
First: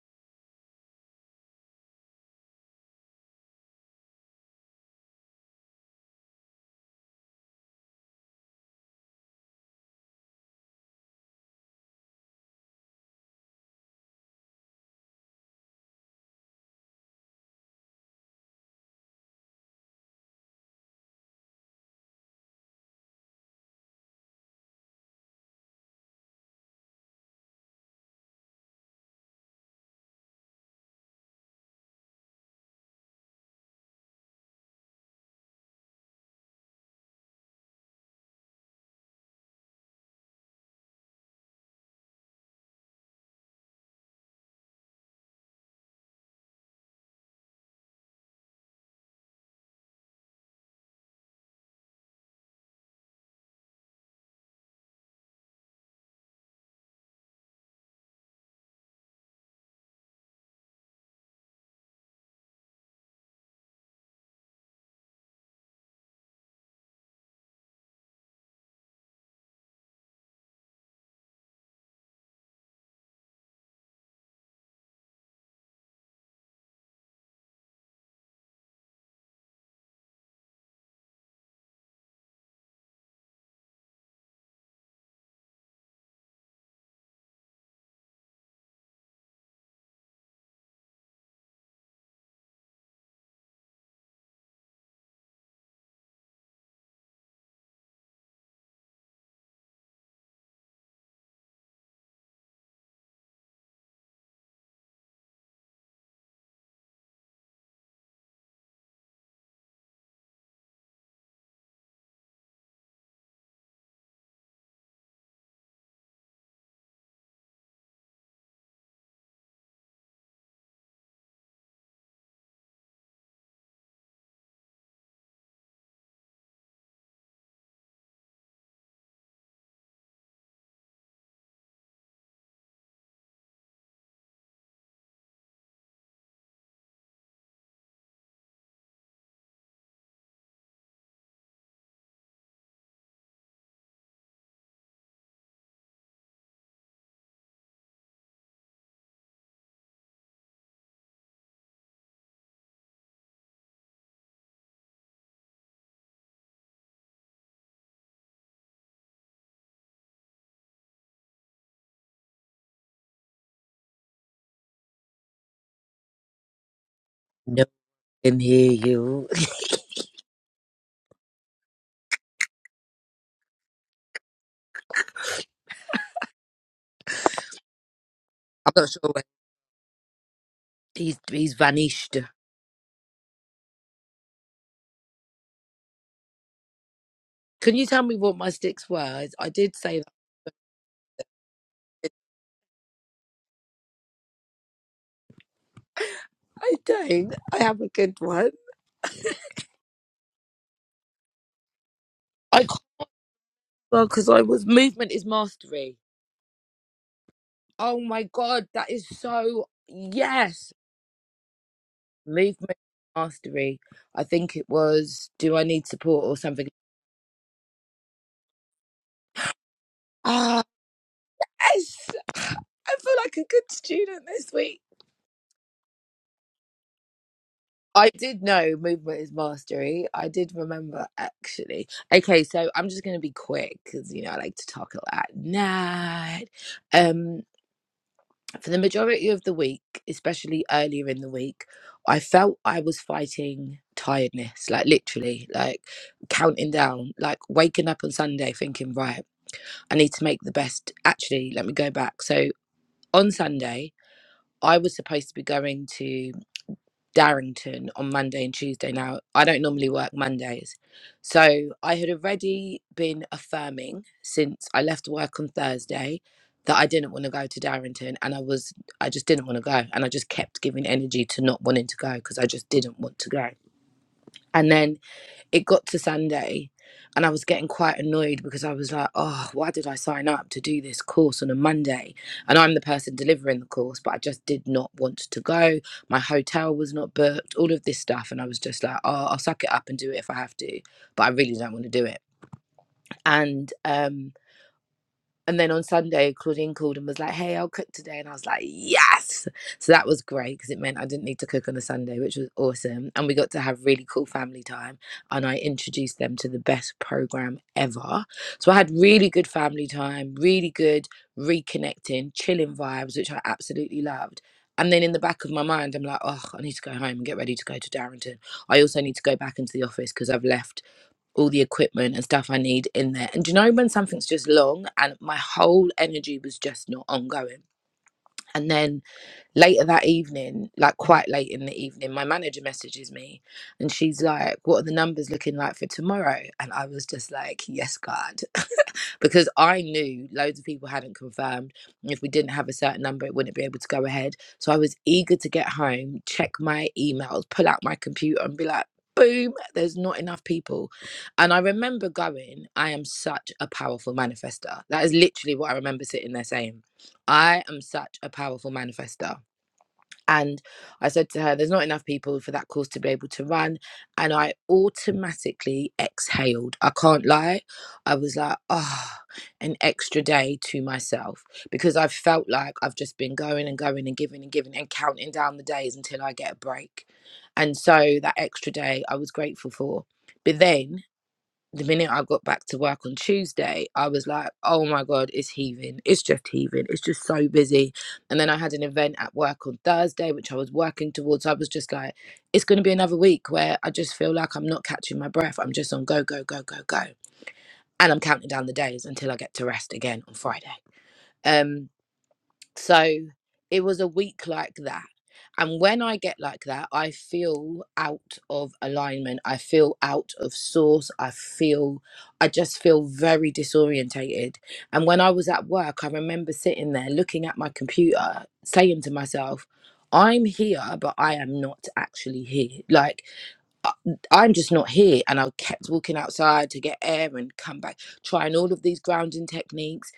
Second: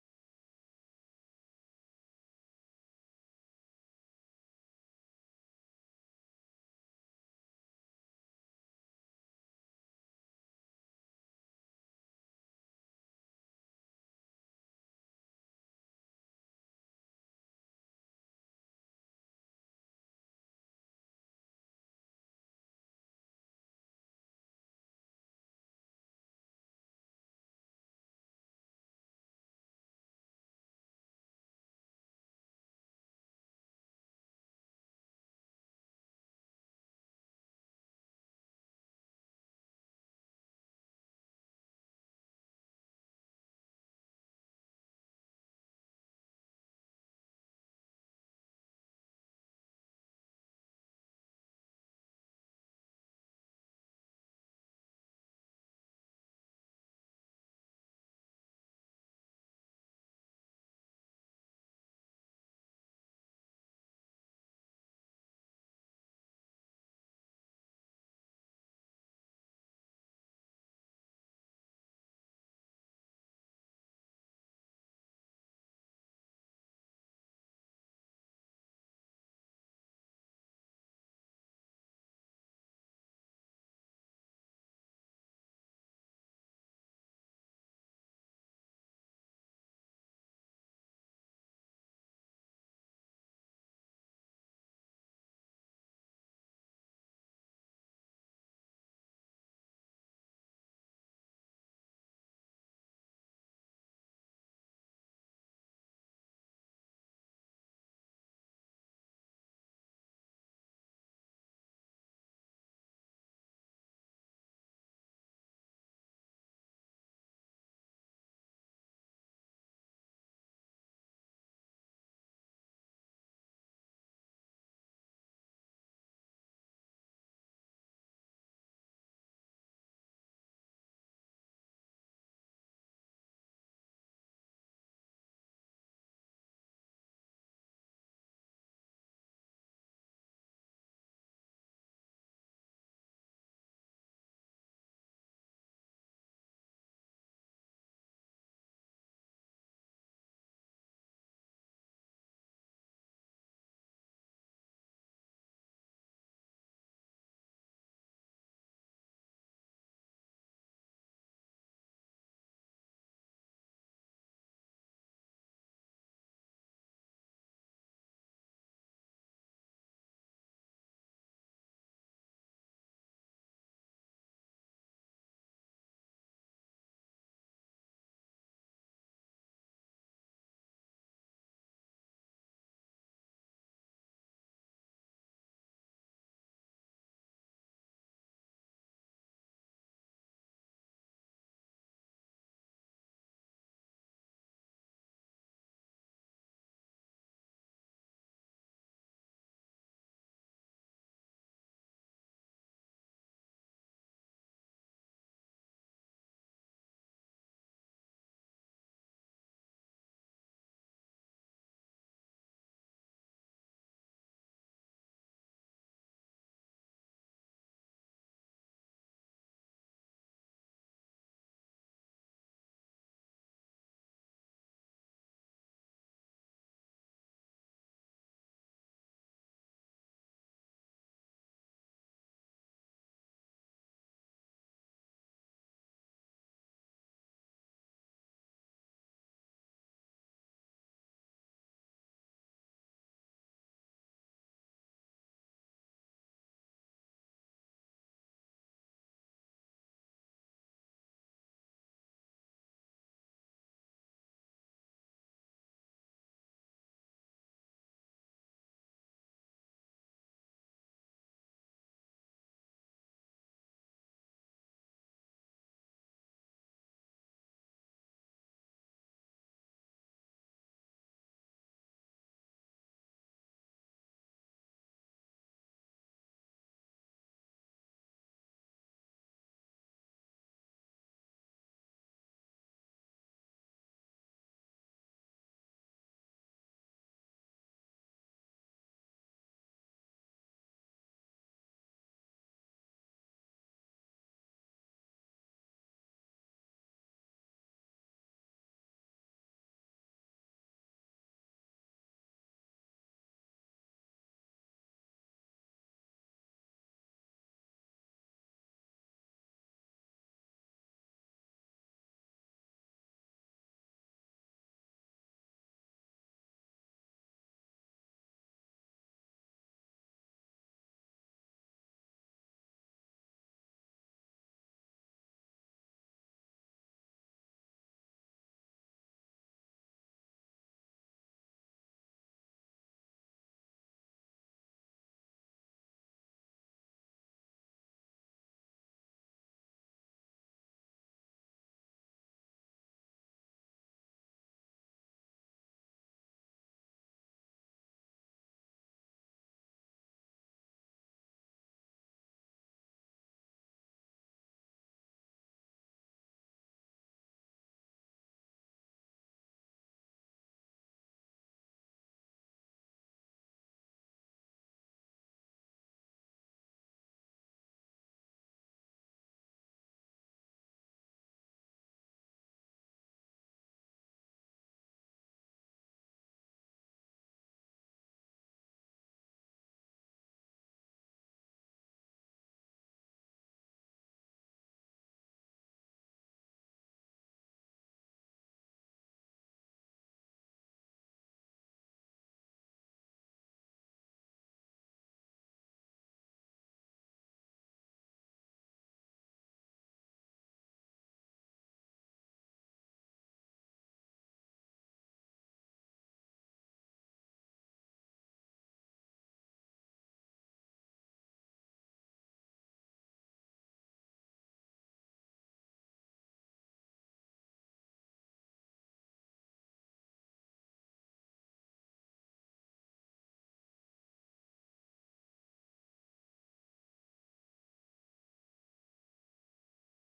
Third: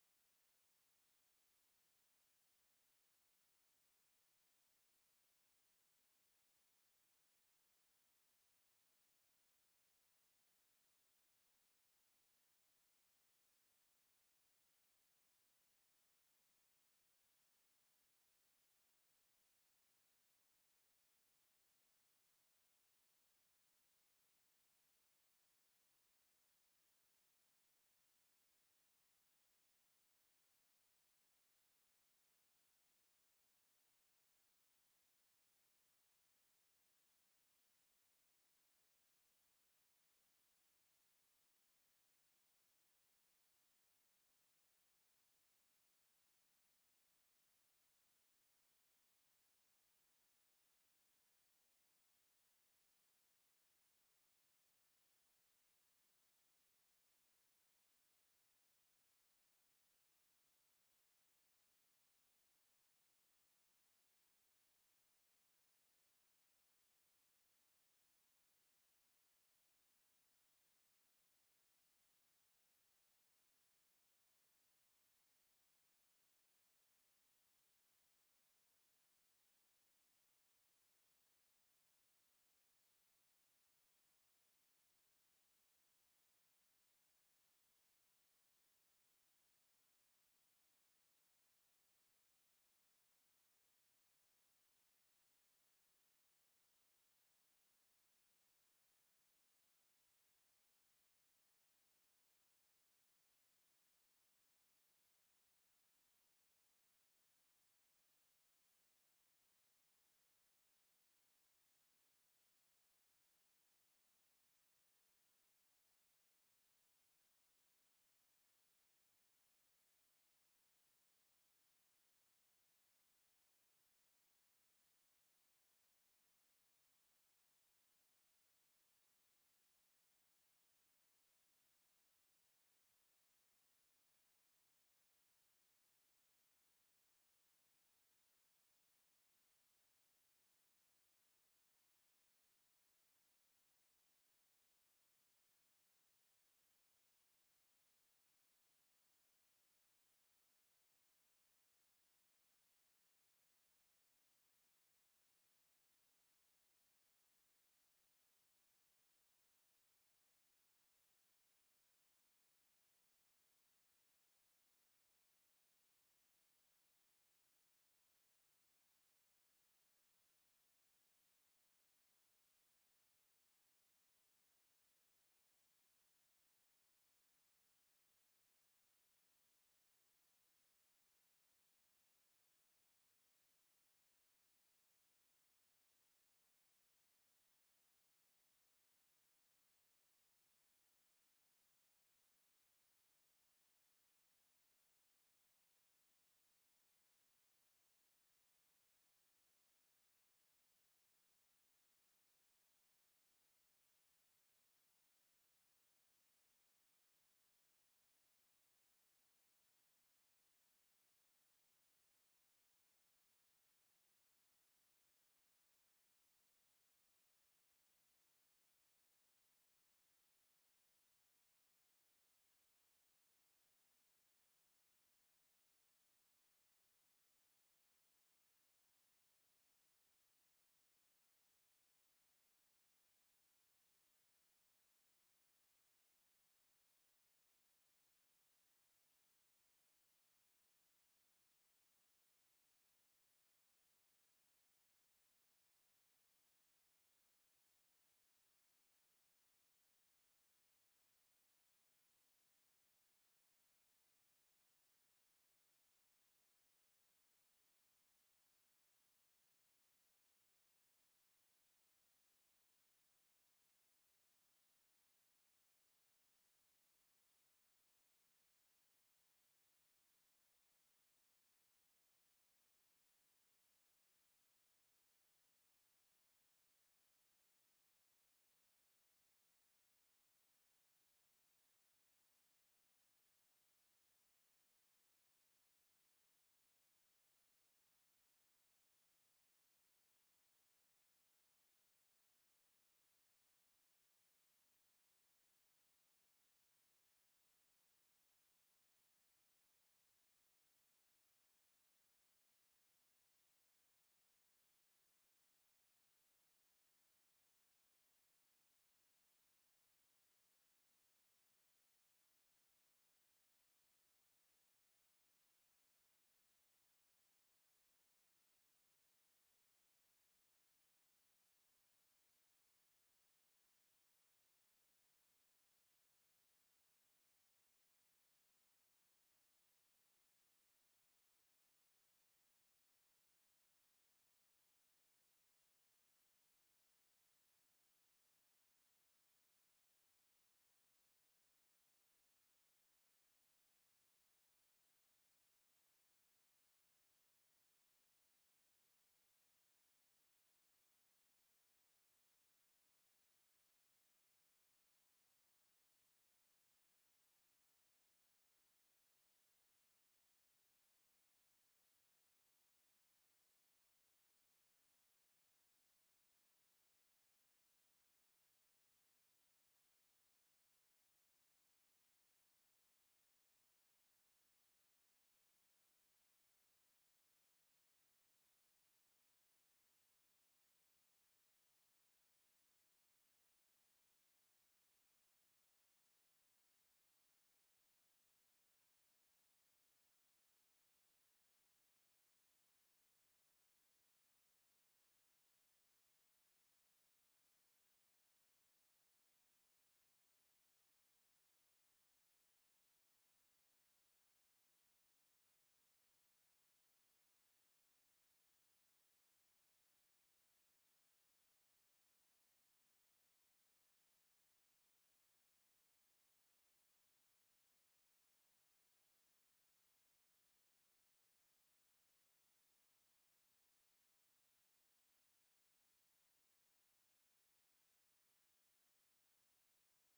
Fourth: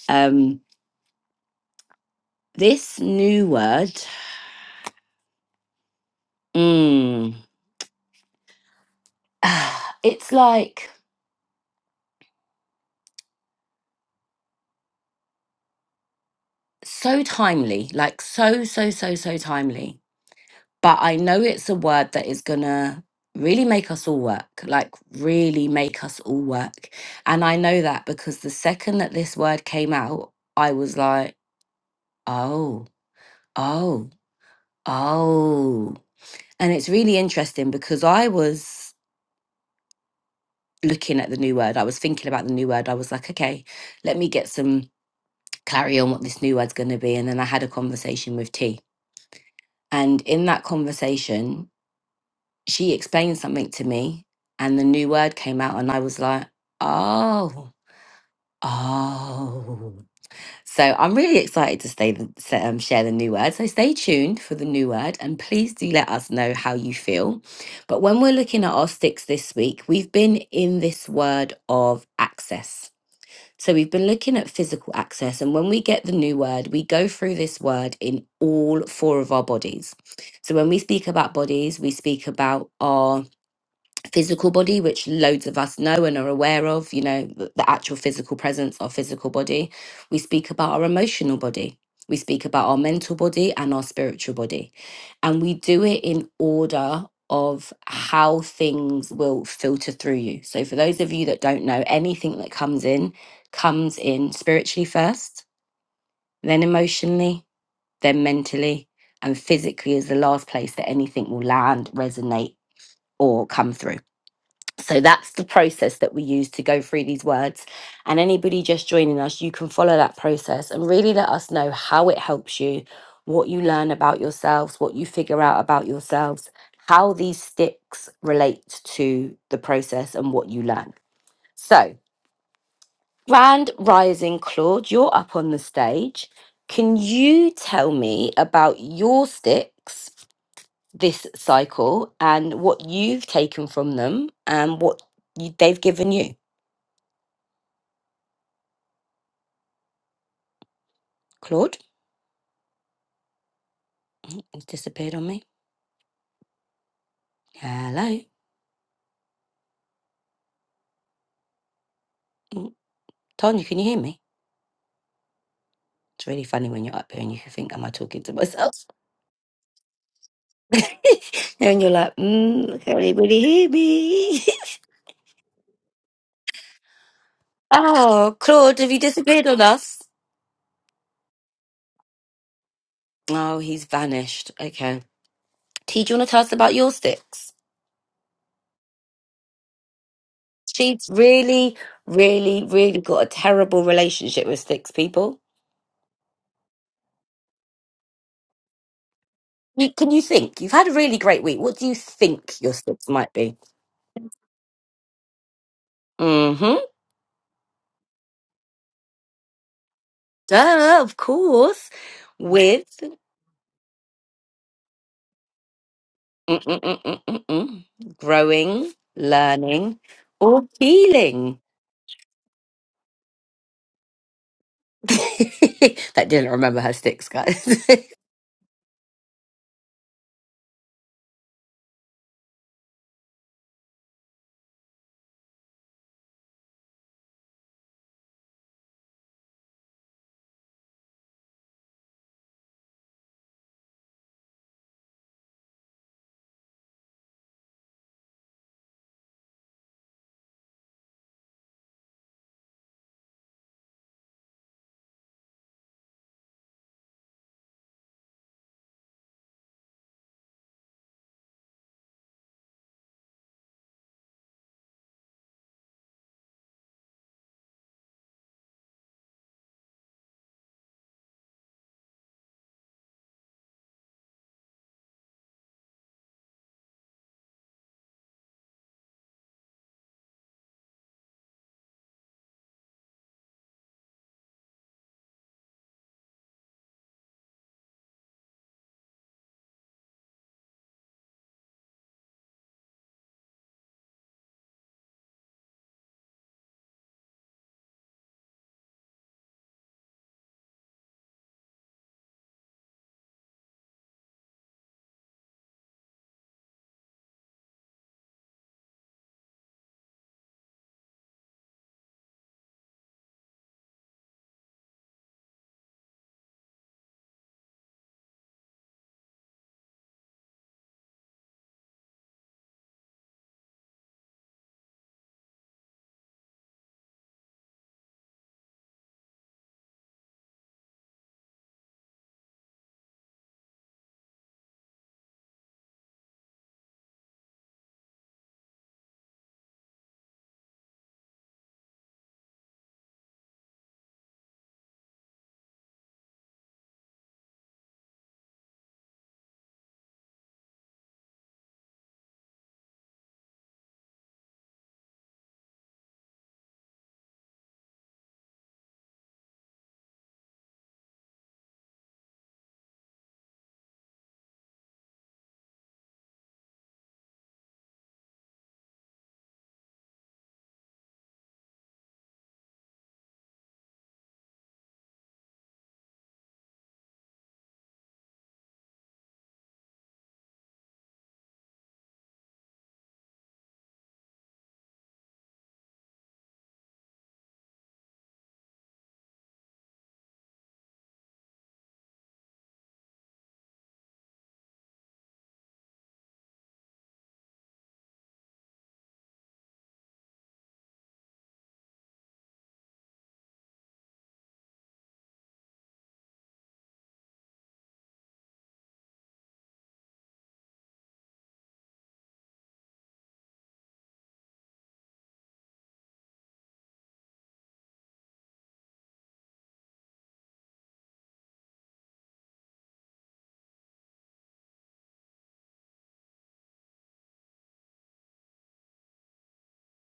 Speaker 1: Um, this new word, mm, [sighs] it's like so timely, like so, so, so, so timely. but I know it's a word that is gonna really make us all work, like really make us all work. And I know that because the second that this word came out, I was like, oh, oh, oh. And it's really interesting because I was looking at the new word, I was thinking about the new word. I was like, okay, let me get some clarity on what this new word's gonna be. And then I had a conversation with T. And in that conversation, she explained something to me and the new word came out and I was like, oh, oh. So I'm really excited to stay the, s- um, share the new word. So stay tuned for the new word and please do let us know how you feel. But when we're looking at our sticks this week, we've been in this word of access. So we've been looking at physical access and when we get the new word, we go through this word in all four of our bodies. So when we speak about bodies, we speak about our physical body, which loads of us know and are aware of, you know, th- the actual physical presence of physical body. We speak about our emotional body. We speak about our mental body and our spiritual body. And we do it in order of how things will filter through you. So, for those of you that don't know, anything that comes in comes in spiritually first, then emotionally, then mentally, and physically is the last place that anything will land, resonate, or come through. So that's the process that we use to go through these words. And anybody just joining us, you can follow that process and really let us know how it helps you, what you learn about yourselves, what you figure out about yourselves, how these sticks relate to the process and what you learn. So, Grand Rising Claude, you're up on the stage. Can you tell me about your sticks this cycle and what you've taken from them and what you, they've given you? Claude, it's disappeared on me. Hello. Mm, Tanya, can you hear me? It's really funny when you're up here and you
Speaker 2: No
Speaker 1: think,
Speaker 2: one
Speaker 1: am I talking to
Speaker 2: can hear
Speaker 1: myself?
Speaker 2: you. [laughs]
Speaker 1: [laughs] and you're like, mm, can anybody hear me? [laughs] oh,
Speaker 2: I'm
Speaker 1: Claude,
Speaker 2: not
Speaker 1: have you
Speaker 2: sure where
Speaker 1: disappeared on us?
Speaker 2: he's he's vanished.
Speaker 1: Oh, he's vanished. Okay. T, do you want to tell us about your sticks?
Speaker 2: Can you tell me what my sticks were? I did say
Speaker 1: She's really,
Speaker 2: that.
Speaker 1: really, really got a terrible relationship with sticks, people.
Speaker 2: I don't. I have a good one.
Speaker 1: You, can you think? You've had a really great week. What do you think
Speaker 2: I
Speaker 1: your
Speaker 2: can't
Speaker 1: sticks might be?
Speaker 2: well because I was movement is mastery.
Speaker 1: Mhm.
Speaker 2: Oh my God, that is so. Yes.
Speaker 1: Duh, of course.
Speaker 2: Movement
Speaker 1: With
Speaker 2: mastery. I think it was Do I Need Support or something.
Speaker 1: mm-mm-mm-mm-mm-mm. growing, learning,
Speaker 2: Ah,
Speaker 1: or healing.
Speaker 2: yes. [sighs] I feel like a good student this week.
Speaker 1: [laughs] that didn't remember her sticks, guys.
Speaker 2: I
Speaker 1: [laughs]
Speaker 2: did know movement is mastery. I did remember actually. Okay, so I'm just going to be quick because you know I like to talk a lot. Night. Um, for the majority of the week, especially earlier in the week, I felt I was fighting tiredness, like literally, like counting down, like waking up on Sunday thinking, right, I need to make the best. Actually, let me go back. So on Sunday, I was supposed to be going to Darrington on Monday and Tuesday. Now, I don't normally work Mondays. So I had already been affirming since I left work on Thursday that I didn't want to go to Darrington and I was I just didn't want to go and I just kept giving energy to not wanting to go because I just didn't want to go. And then it got to Sunday and I was getting quite annoyed because I was like, oh, why did I sign up to do this course on a Monday? And I'm the person delivering the course, but I just did not want to go. My hotel was not booked, all of this stuff. And I was just like, oh, I'll suck it up and do it if I have to, but I really don't want to do it. And um, and then on Sunday, Claudine called and was like, "Hey, I'll cook today," and I was like, "Yes!" So that was great because it meant I didn't need to cook on a Sunday, which was awesome. And we got to have really cool family time, and I introduced them to the best program ever. So I had really good family time, really good reconnecting, chilling vibes, which I absolutely loved. And then in the back of my mind, I'm like, "Oh, I need to go home and get ready to go to Darrington. I also need to go back into the office because I've left." all the equipment and stuff I need in there. And do you know when something's just long and my whole energy was just not ongoing? And then later that evening, like quite late in the evening, my manager messages me and she's like, What are the numbers looking like for tomorrow? And I was just like, Yes, God. [laughs] because I knew loads of people hadn't confirmed. and If we didn't have a certain number, it wouldn't be able to go ahead. So I was eager to get home, check my emails, pull out my computer and be like, Boom, there's not enough people. And I remember going, I am such a powerful manifester. That is literally what I remember sitting there saying. I am such a powerful manifester and I said to her, There's not enough people for that course to be able to run. And I automatically exhaled. I can't lie. I was like, Oh, an extra day to myself because I felt like I've just been going and going and giving and giving and counting down the days until I get a break. And so that extra day I was grateful for. But then the minute I got back to work on Tuesday, I was like, oh my God, it's heaving. It's just heaving. It's just so busy. And then I had an event at work on Thursday, which I was working towards. I was just like, it's going to be another week where I just feel like I'm not catching my breath. I'm just on go, go, go, go, go. And I'm counting down the days until I get to rest again on Friday. Um, so it was a week like that. And when I get like that, I feel out of alignment. I feel out of source. I feel, I just feel very disorientated. And when I was at work, I remember sitting there looking at my computer, saying to myself, I'm here, but I am not actually here. Like, I- I'm just not here. And I kept walking outside to get air and come back, trying all of these grounding techniques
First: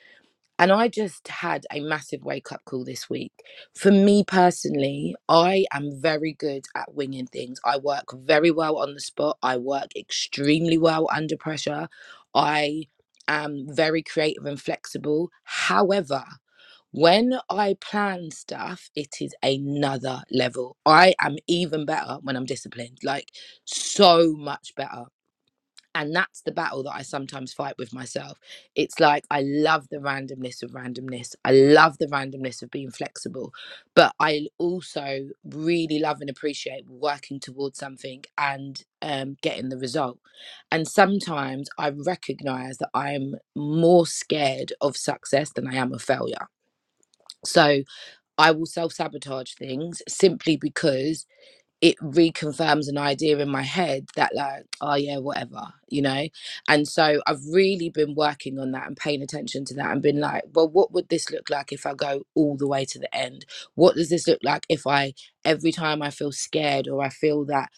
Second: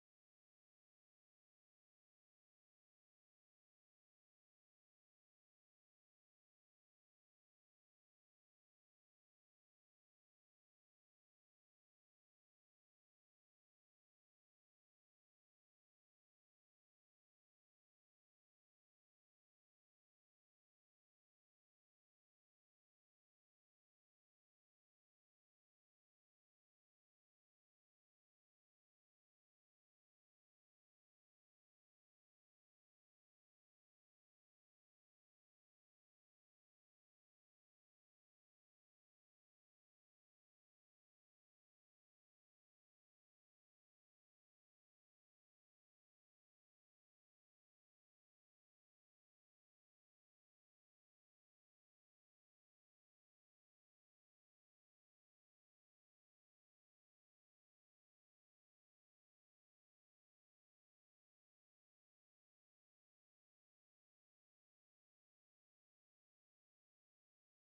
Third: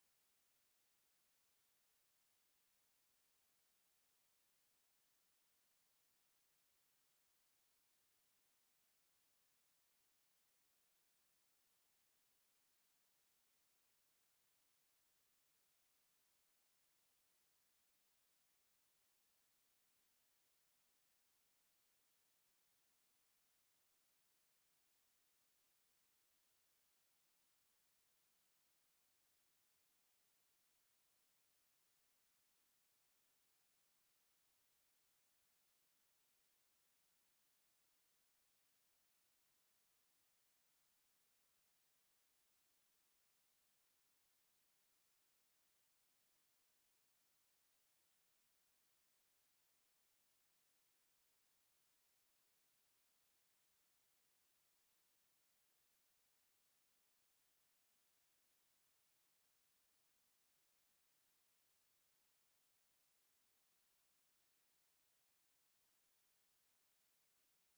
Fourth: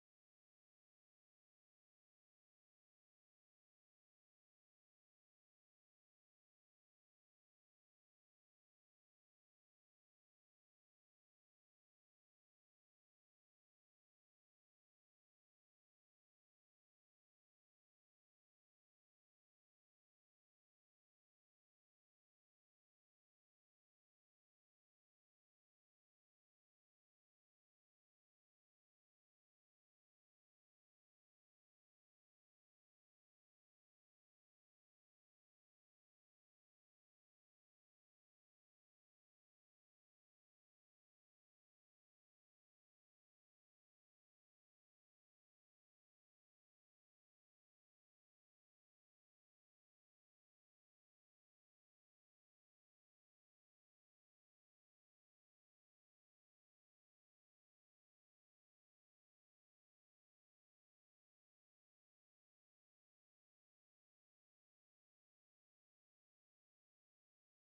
Speaker 2: and I just had a massive wake up call this week. For me personally, I am very good at winging things. I work very well on the spot. I work extremely well under pressure. I am very creative and flexible. However, when I plan stuff, it is another level. I am even better when I'm disciplined, like so much better and that's the battle that I sometimes fight with myself. It's like I love the randomness of randomness. I love the randomness of being flexible, but I also really love and appreciate working towards something and um, getting the result. And sometimes I recognize that I'm more scared of success than I am of failure. So I will self sabotage things simply because it reconfirms an idea in my head that like oh yeah whatever you know and so i've really been working on that and paying attention to that and been like well what would this look like if i go all the way to the end what does this look like if i every time i feel scared or i feel that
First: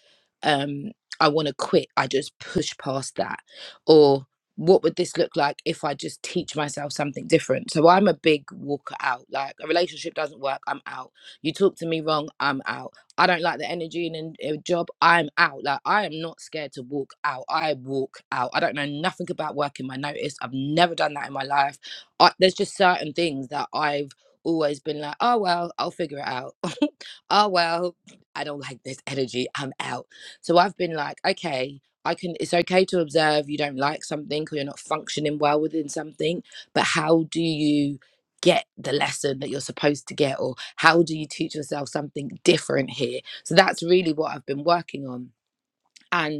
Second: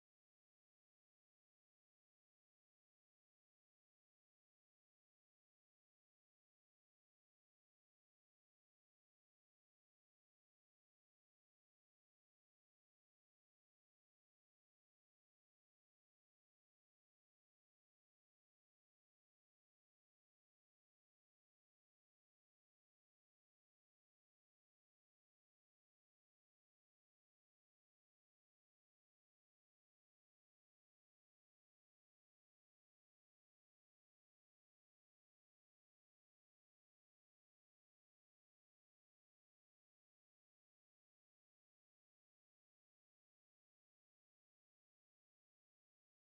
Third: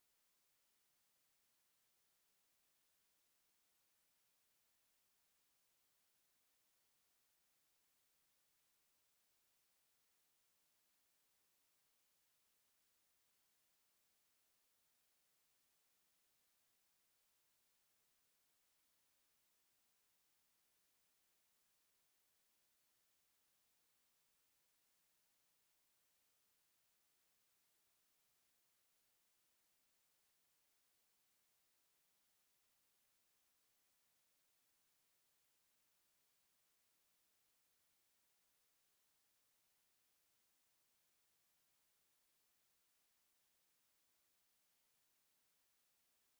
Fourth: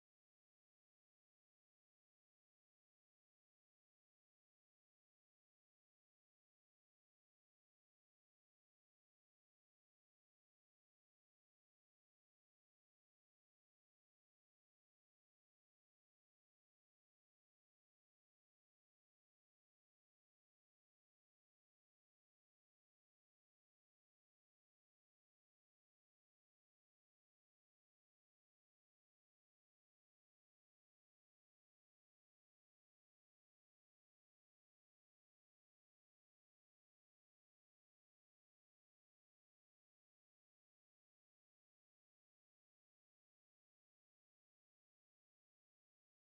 Speaker 2: um i want to quit i just push past that or what would this look like if i just teach myself something different so i'm a big walker out like a relationship doesn't work i'm out you talk to me wrong i'm out I don't like the energy in a job. I'm out. Like I am not scared to walk out. I walk out. I don't know nothing about working my notice. I've never done that in my life. I, there's just certain things that I've always been like, oh well, I'll figure it out. [laughs] oh well, I don't like this energy. I'm out. So I've been like, okay, I can. It's okay to observe you don't like something or you're not functioning well within something, but how do you? get the lesson that you're supposed to get or how do you teach yourself something different here so that's really what i've been working on and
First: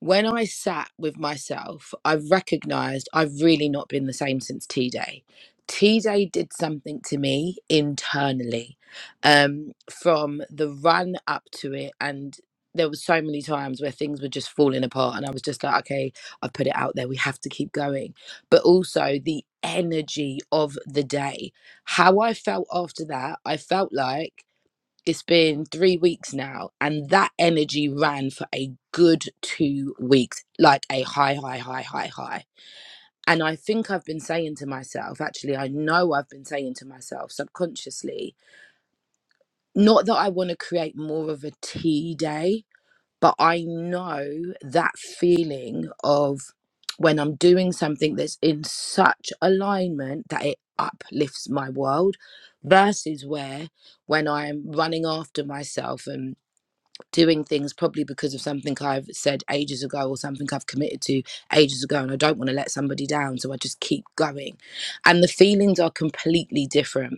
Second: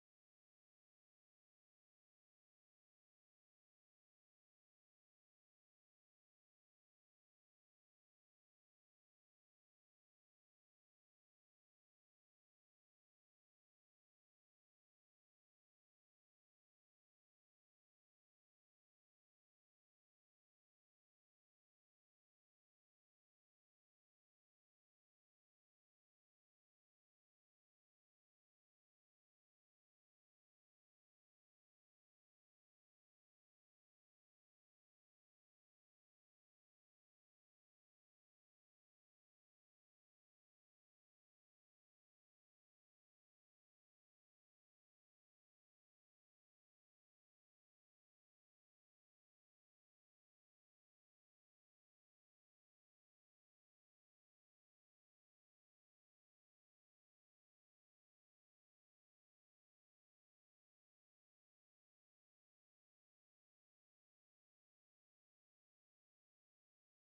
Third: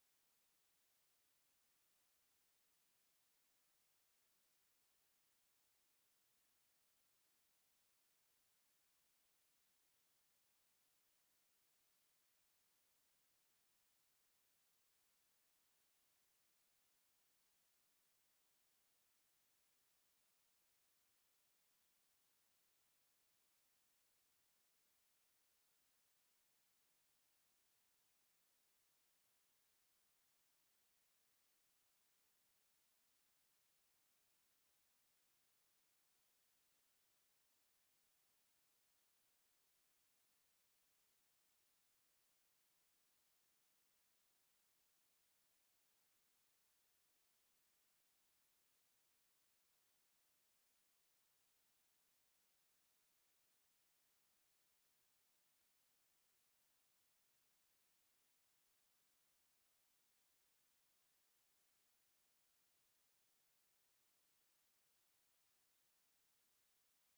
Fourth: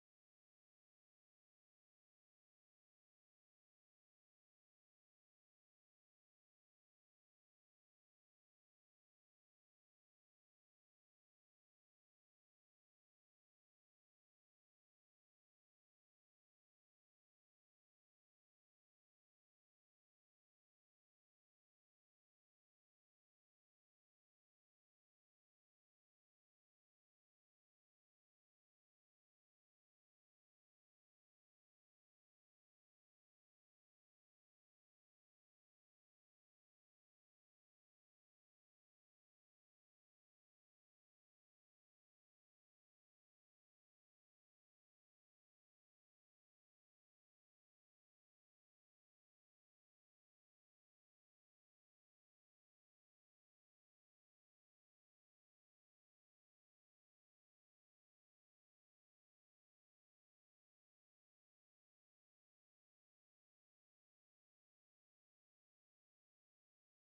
Speaker 2: when I sat with myself, I recognized I've really not been the same since T Day. T Day did something to me internally um, from the run up to it. And there were so many times where things were just falling apart. And I was just like, okay, I've put it out there. We have to keep going. But also the energy of the day, how I felt after that, I felt like. It's been three weeks now, and that energy ran for a good two weeks, like a high, high, high, high, high. And I think I've been saying to myself, actually, I know I've been saying to myself subconsciously, not that I want to create more of a tea day, but I know that feeling of when I'm doing something that's in such alignment that it uplifts my world versus where when I'm running after myself and doing things probably because of something I've said ages ago or something I've committed to ages ago and I don't want to let somebody down so I just keep going and the feelings are completely different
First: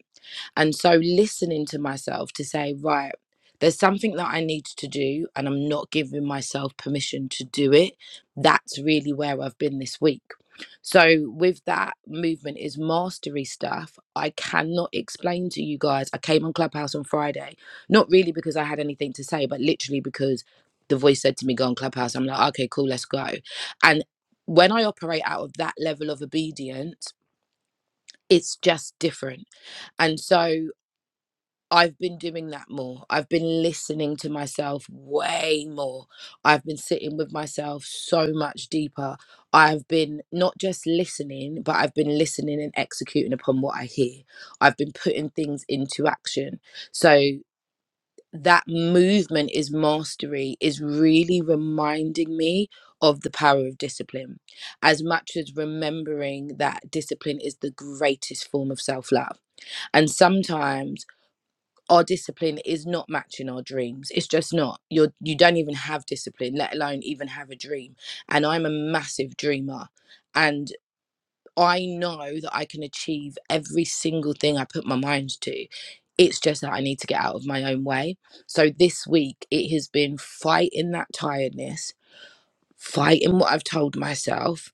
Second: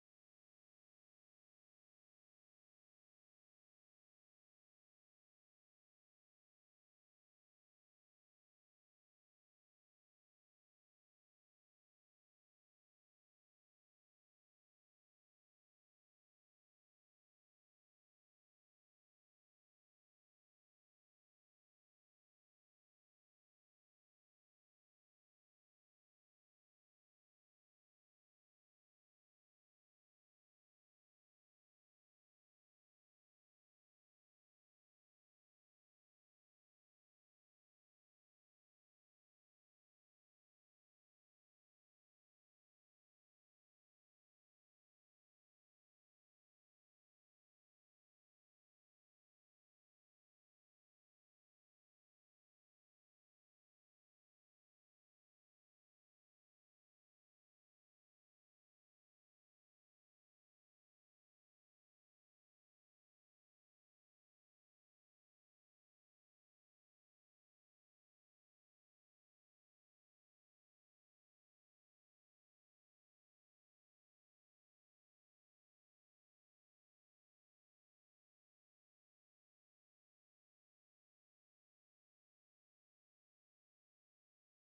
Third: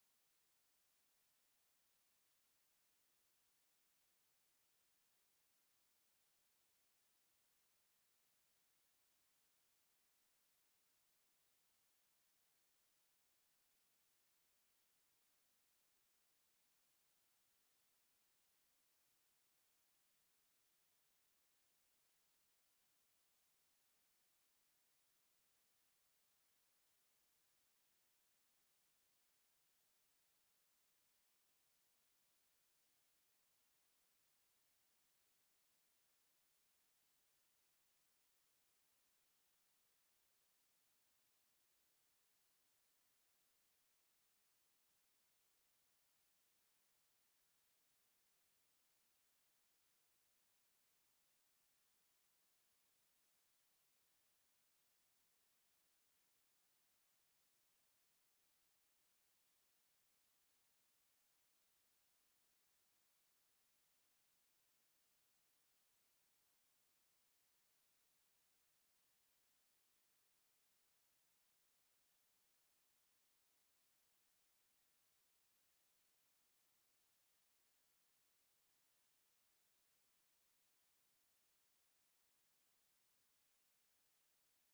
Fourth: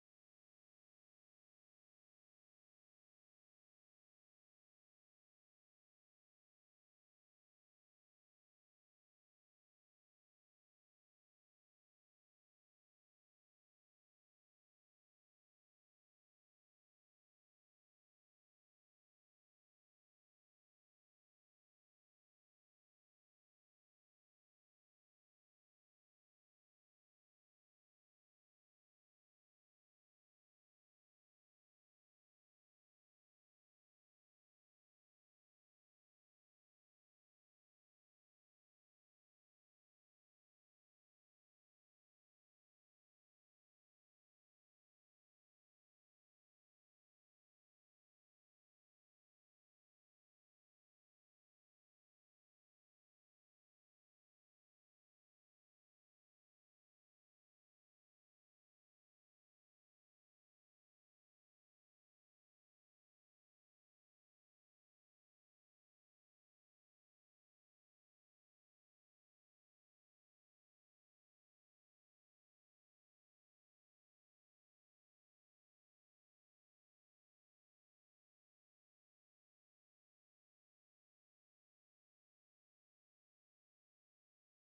Speaker 2: and so listening to myself to say, right, there's something that I need to do, and I'm not giving myself permission to do it. That's really where I've been this week. So, with that movement is mastery stuff. I cannot explain to you guys. I came on Clubhouse on Friday, not really because I had anything to say, but literally because the voice said to me, Go on Clubhouse. I'm like, okay, cool, let's go. And when I operate out of that level of obedience, it's just different. And so I've been doing that more. I've been listening to myself way more. I've been sitting with myself so much deeper. I've been not just listening, but I've been listening and executing upon what I hear. I've been putting things into action. So that movement is mastery is really reminding me of the power of discipline as much as remembering that discipline is the greatest form of self-love and sometimes our discipline is not matching our dreams it's just not you're you don't even have discipline let alone even have a dream and i'm a massive dreamer and i know that i can achieve every single thing i put my mind to it's just that i need to get out of my own way so this week it has been fighting that tiredness fighting what i've told myself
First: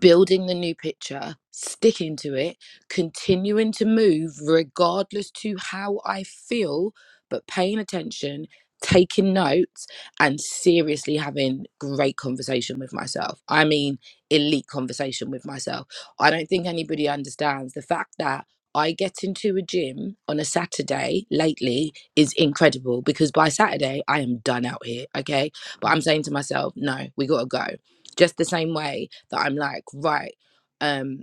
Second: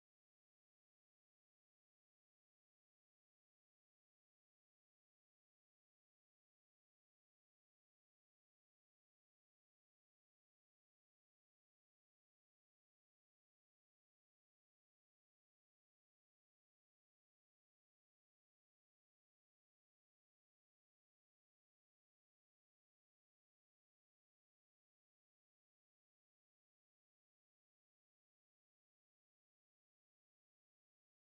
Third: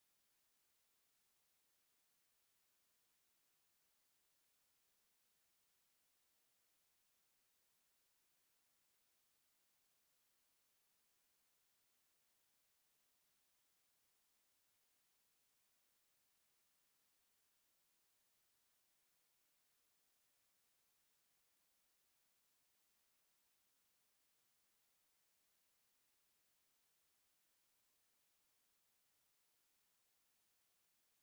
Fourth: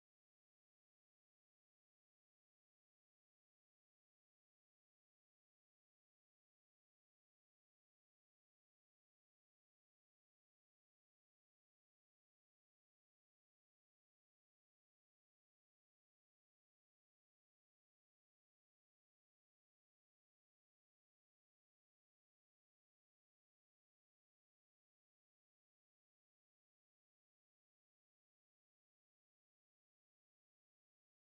Speaker 2: building the new picture, sticking to it, continuing to move regardless to how I feel, but paying attention, taking notes, and seriously having great conversation with myself. I mean, elite conversation with myself. I don't think anybody understands the fact that. I get into a gym on a Saturday lately is incredible because by Saturday I am done out here, okay? But I'm saying to myself, no, we gotta go. Just the same way that I'm like, right, um,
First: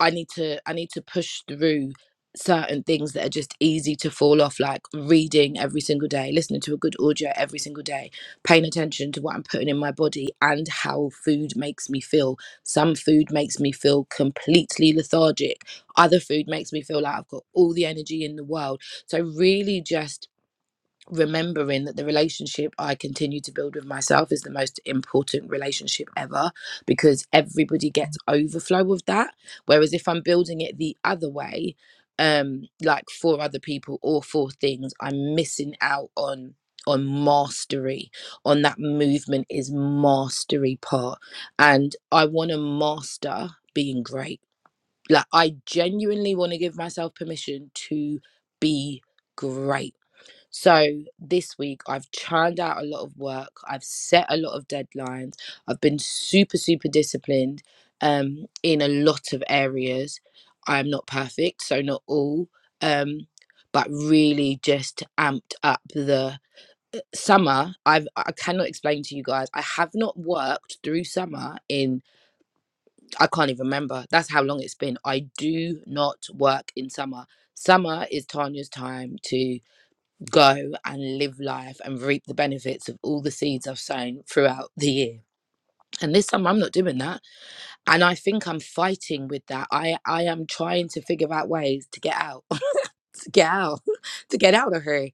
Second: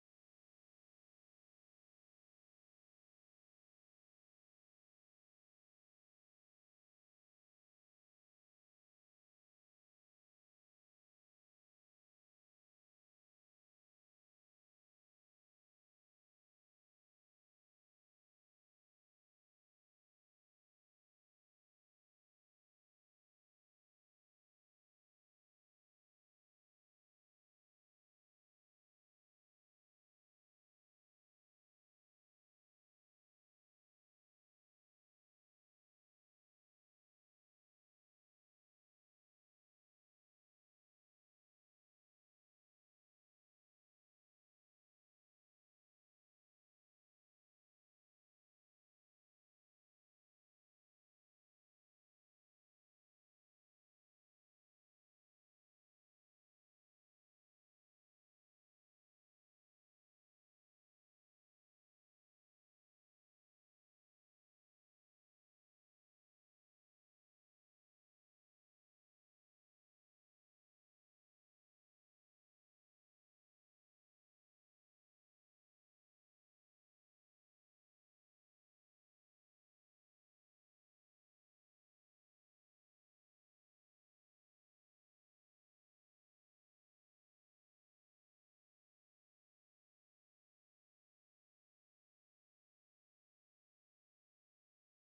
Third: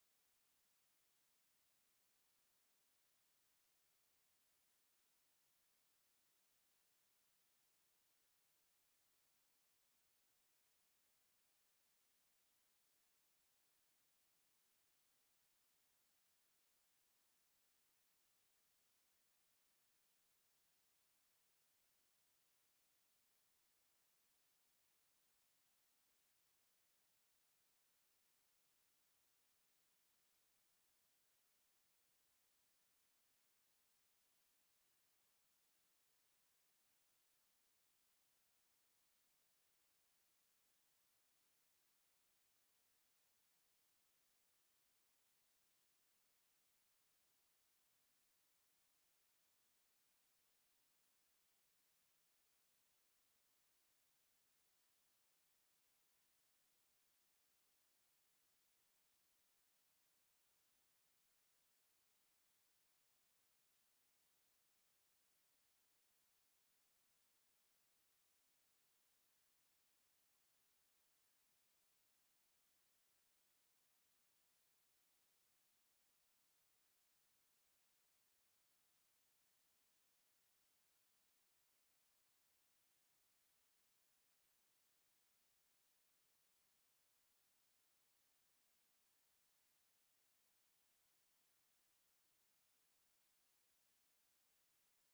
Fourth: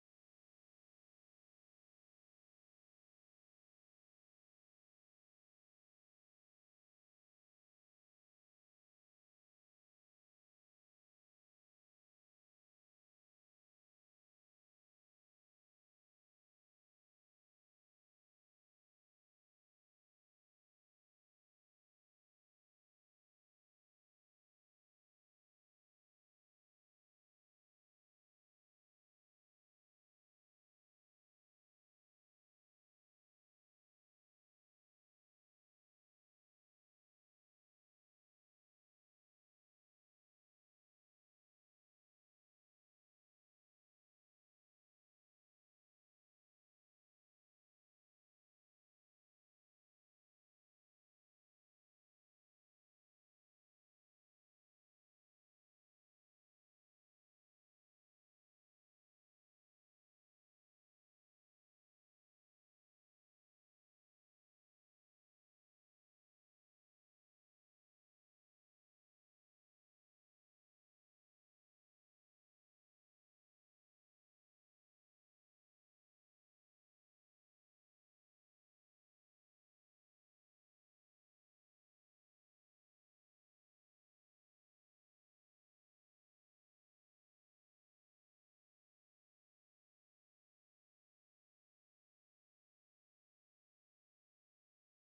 Speaker 2: I need to I need to push through certain things that are just easy to fall off, like reading every single day, listening to a good audio every single day, paying attention to what I'm putting in my body and how food makes me feel. Some food makes me feel completely lethargic. Other food makes me feel like I've got all the energy in the world. So really just remembering that the relationship I continue to build with myself is the most important relationship ever because everybody gets overflow of that. Whereas if I'm building it the other way, um, like for other people or for things, I'm missing out on on mastery on that movement is mastery part and i want to master being great like i genuinely want to give myself permission to be great so this week I've churned out a lot of work. I've set a lot of deadlines. I've been super super disciplined um in a lot of areas. I'm not perfect, so not all um but really just amped up the summer. I've I cannot explain to you guys. I have not worked through summer in I can't even remember. That's how long it's been. I do not work in summer. Summer is Tanya's time to go and live life and reap the benefits of all the seeds I've sown throughout the year. And this time I'm not doing that. And I think I'm fighting with that. I, I am trying to figure out ways to get out this gal [laughs] to get out of her.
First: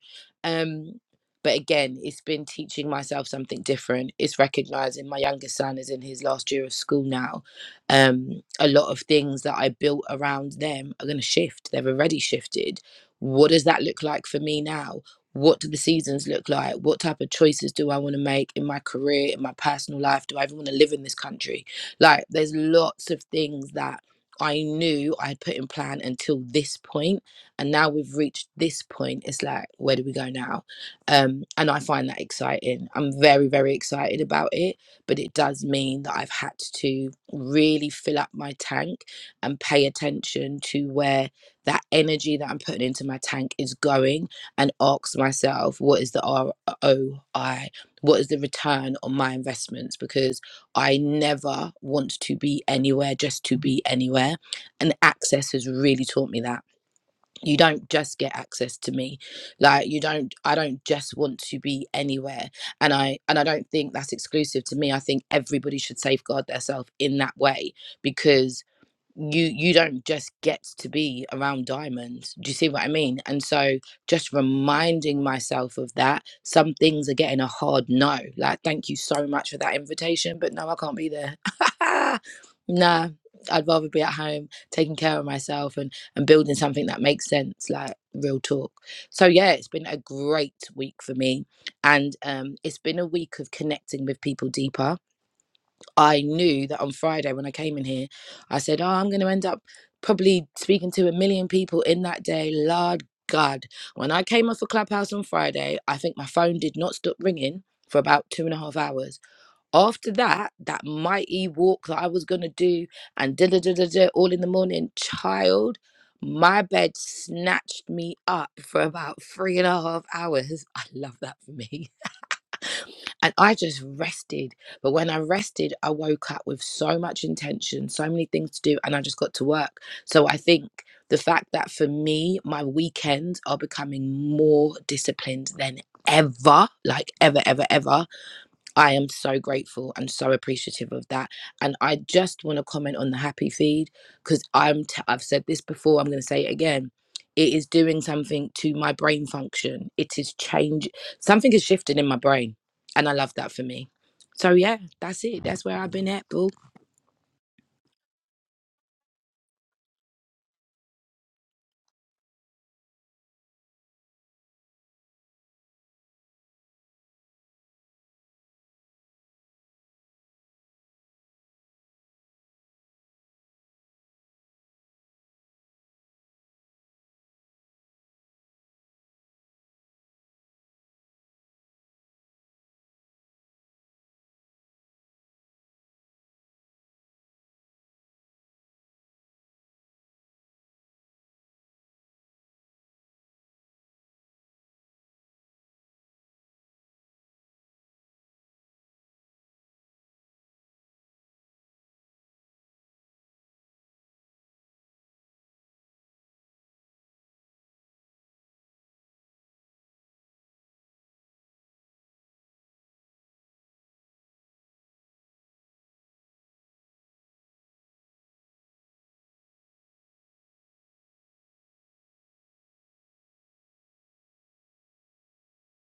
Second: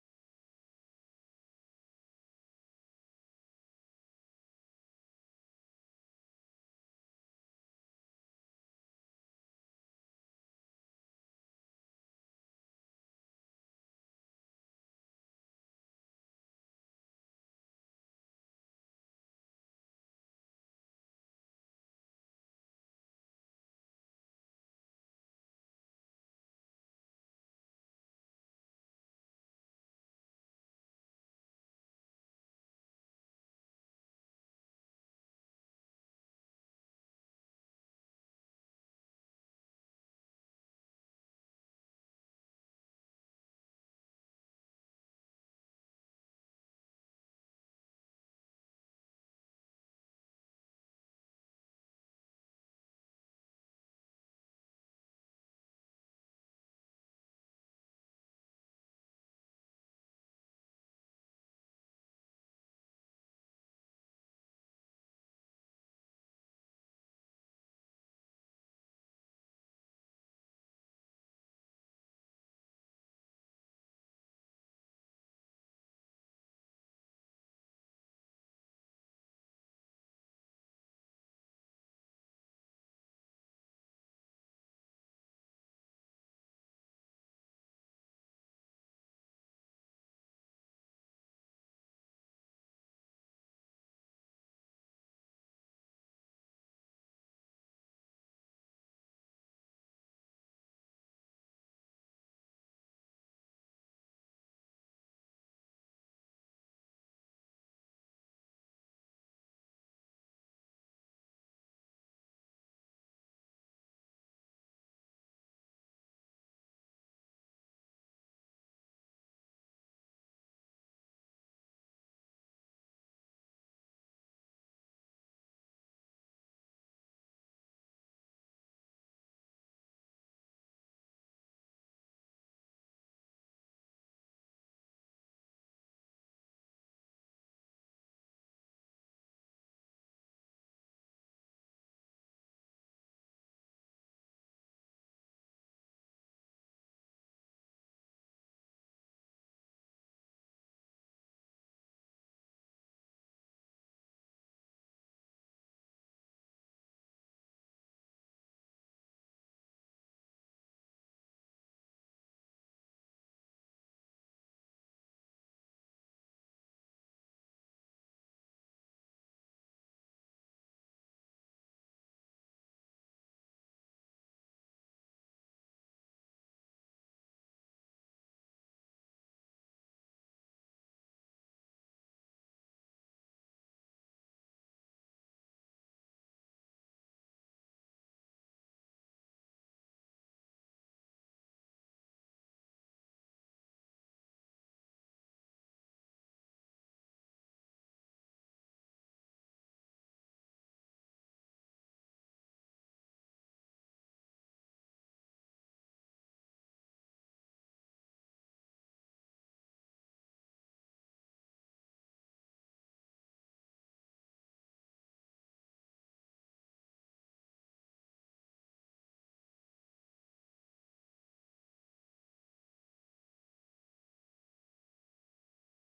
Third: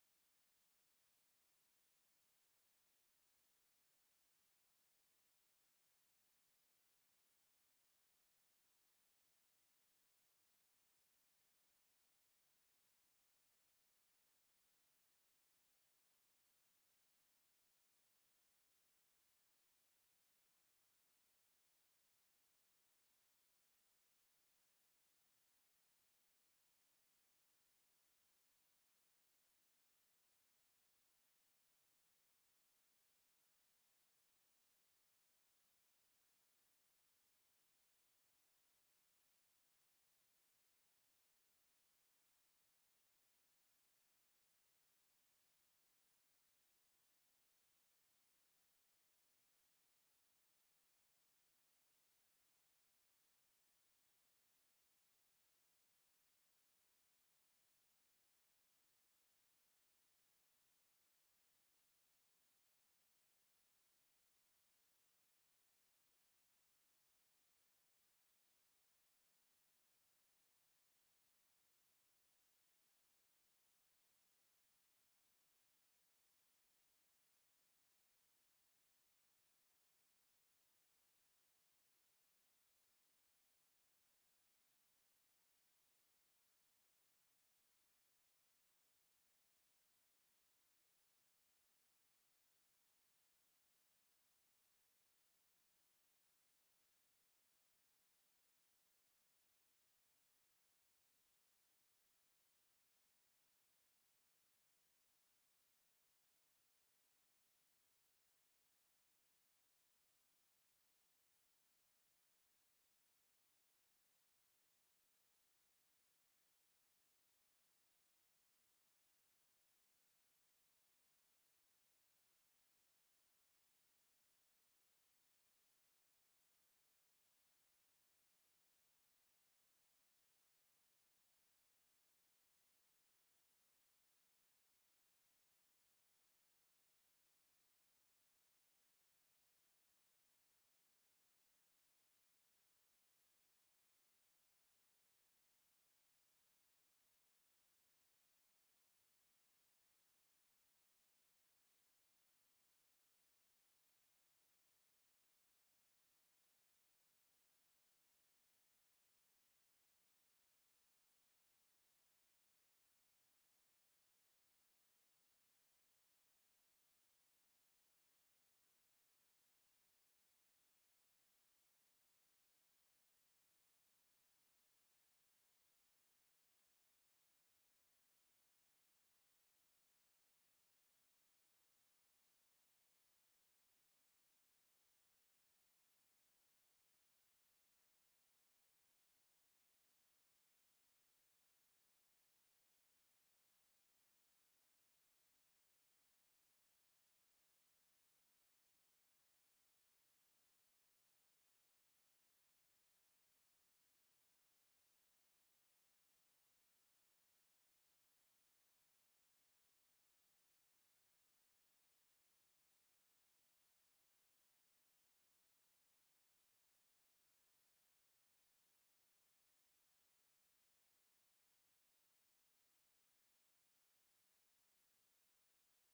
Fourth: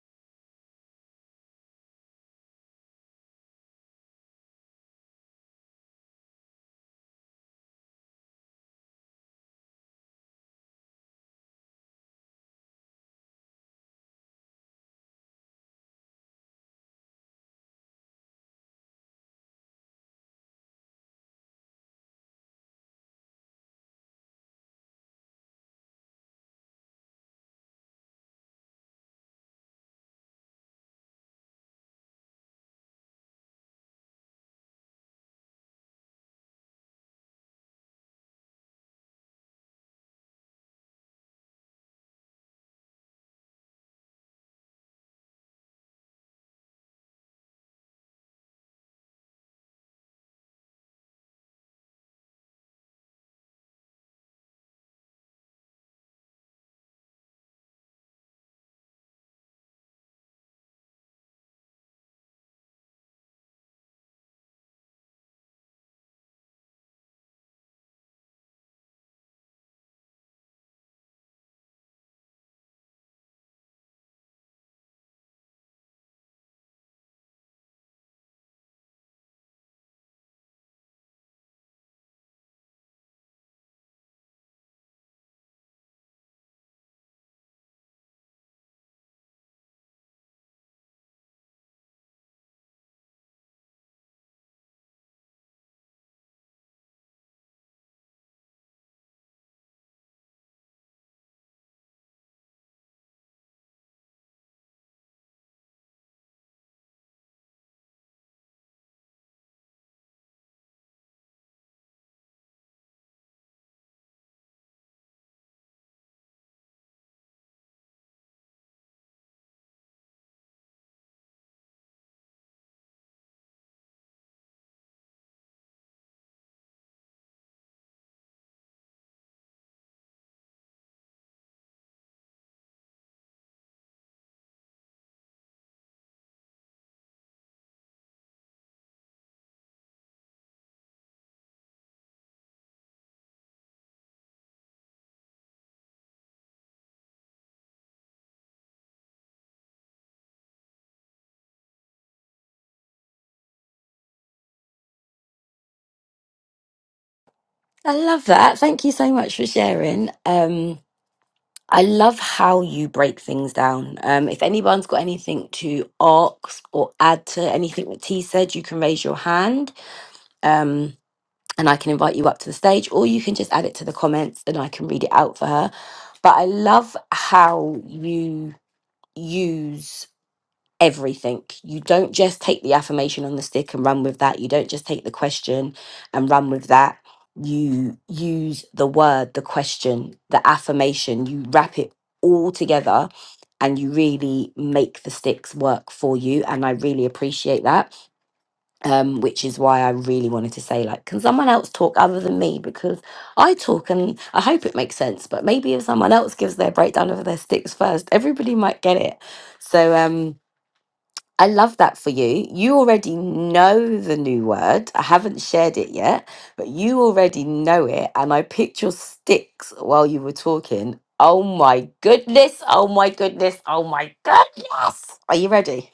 Speaker 2: Um, but again, it's been teaching myself something different. It's recognizing my youngest son is in his last year of school now. Um, a lot of things that I built around them are going to shift. They've already shifted. What does that look like for me now? What do the seasons look like? What type of choices do I want to make in my career, in my personal life? Do I even want to live in this country? Like, there's lots of things that I knew I had put in plan until this point and now we've reached this point it's like where do we go now um and i find that exciting i'm very very excited about it but it does mean that i've had to really fill up my tank and pay attention to where that energy that i'm putting into my tank is going and ask myself what is the roi what is the return on my investments because i never want to be anywhere just to be anywhere and access has really taught me that you don't just get access to me like you don't i don't just want to be anywhere and i and i don't think that's exclusive to me i think everybody should safeguard themselves in that way because you you don't just get to be around diamonds do you see what i mean and so just reminding myself of that some things are getting a hard no like thank you so much for that invitation but no i can't be there [laughs] nah i'd rather be at home taking care of myself and and building something that makes sense like real talk so yeah it's been a great week for me and um it's been a week of connecting with people deeper I knew that on Friday when I came in here, I said, Oh, I'm going to end up probably speaking to a million people in that day. Lord God. When I came off a clubhouse on Friday, I think my phone did not stop ringing for about two and a half hours. After that, that mighty walk that I was going to do and da da da da da all in the morning, child. My bed snatched me up for about three and a half hours. [laughs] I love that for me. And I just rested. But when I rested, I woke up with so much intention, so many things to do, and I just got to work. So I think the fact that for me, my weekends are becoming more disciplined than ever, like ever, ever, ever I am so grateful and so appreciative of that. And I just want to comment on the happy feed because I'm t- I've said this before. I'm going to say it again. It is doing something to my brain function. It is change. Something is shifting in my brain, and I love that for me. So yeah, that's it. That's where I've been at, boo.
Speaker 1: I love that. Thank you so much for sharing. Um, I love how you break things down. Um, if anyone's got anything to ask or add to anything that T said, you can raise your hand. Um, and I can invite you up to the stage, or you can just add it to the comments and I can read it out for her. But I love how you use everything. You don't just take the affirmation on the stick and run with that. You don't just take the question and run with that. You use the word, the question, the affirmation, you wrap it all together and you really make the sticks work for you. And I really appreciate that um, which is why I really wanted to say, like, can someone else talk other than me? Because I talk and I hope it makes sense, but maybe if someone else gives their breakdown of their sticks first, everybody might get it. So um, I love that for you. You already know the new word. I haven't shared it yet, but you already know it. And I picked your sticks while you were talking. Oh my goodness. Oh my goodness. Oh my goodness. Are you ready?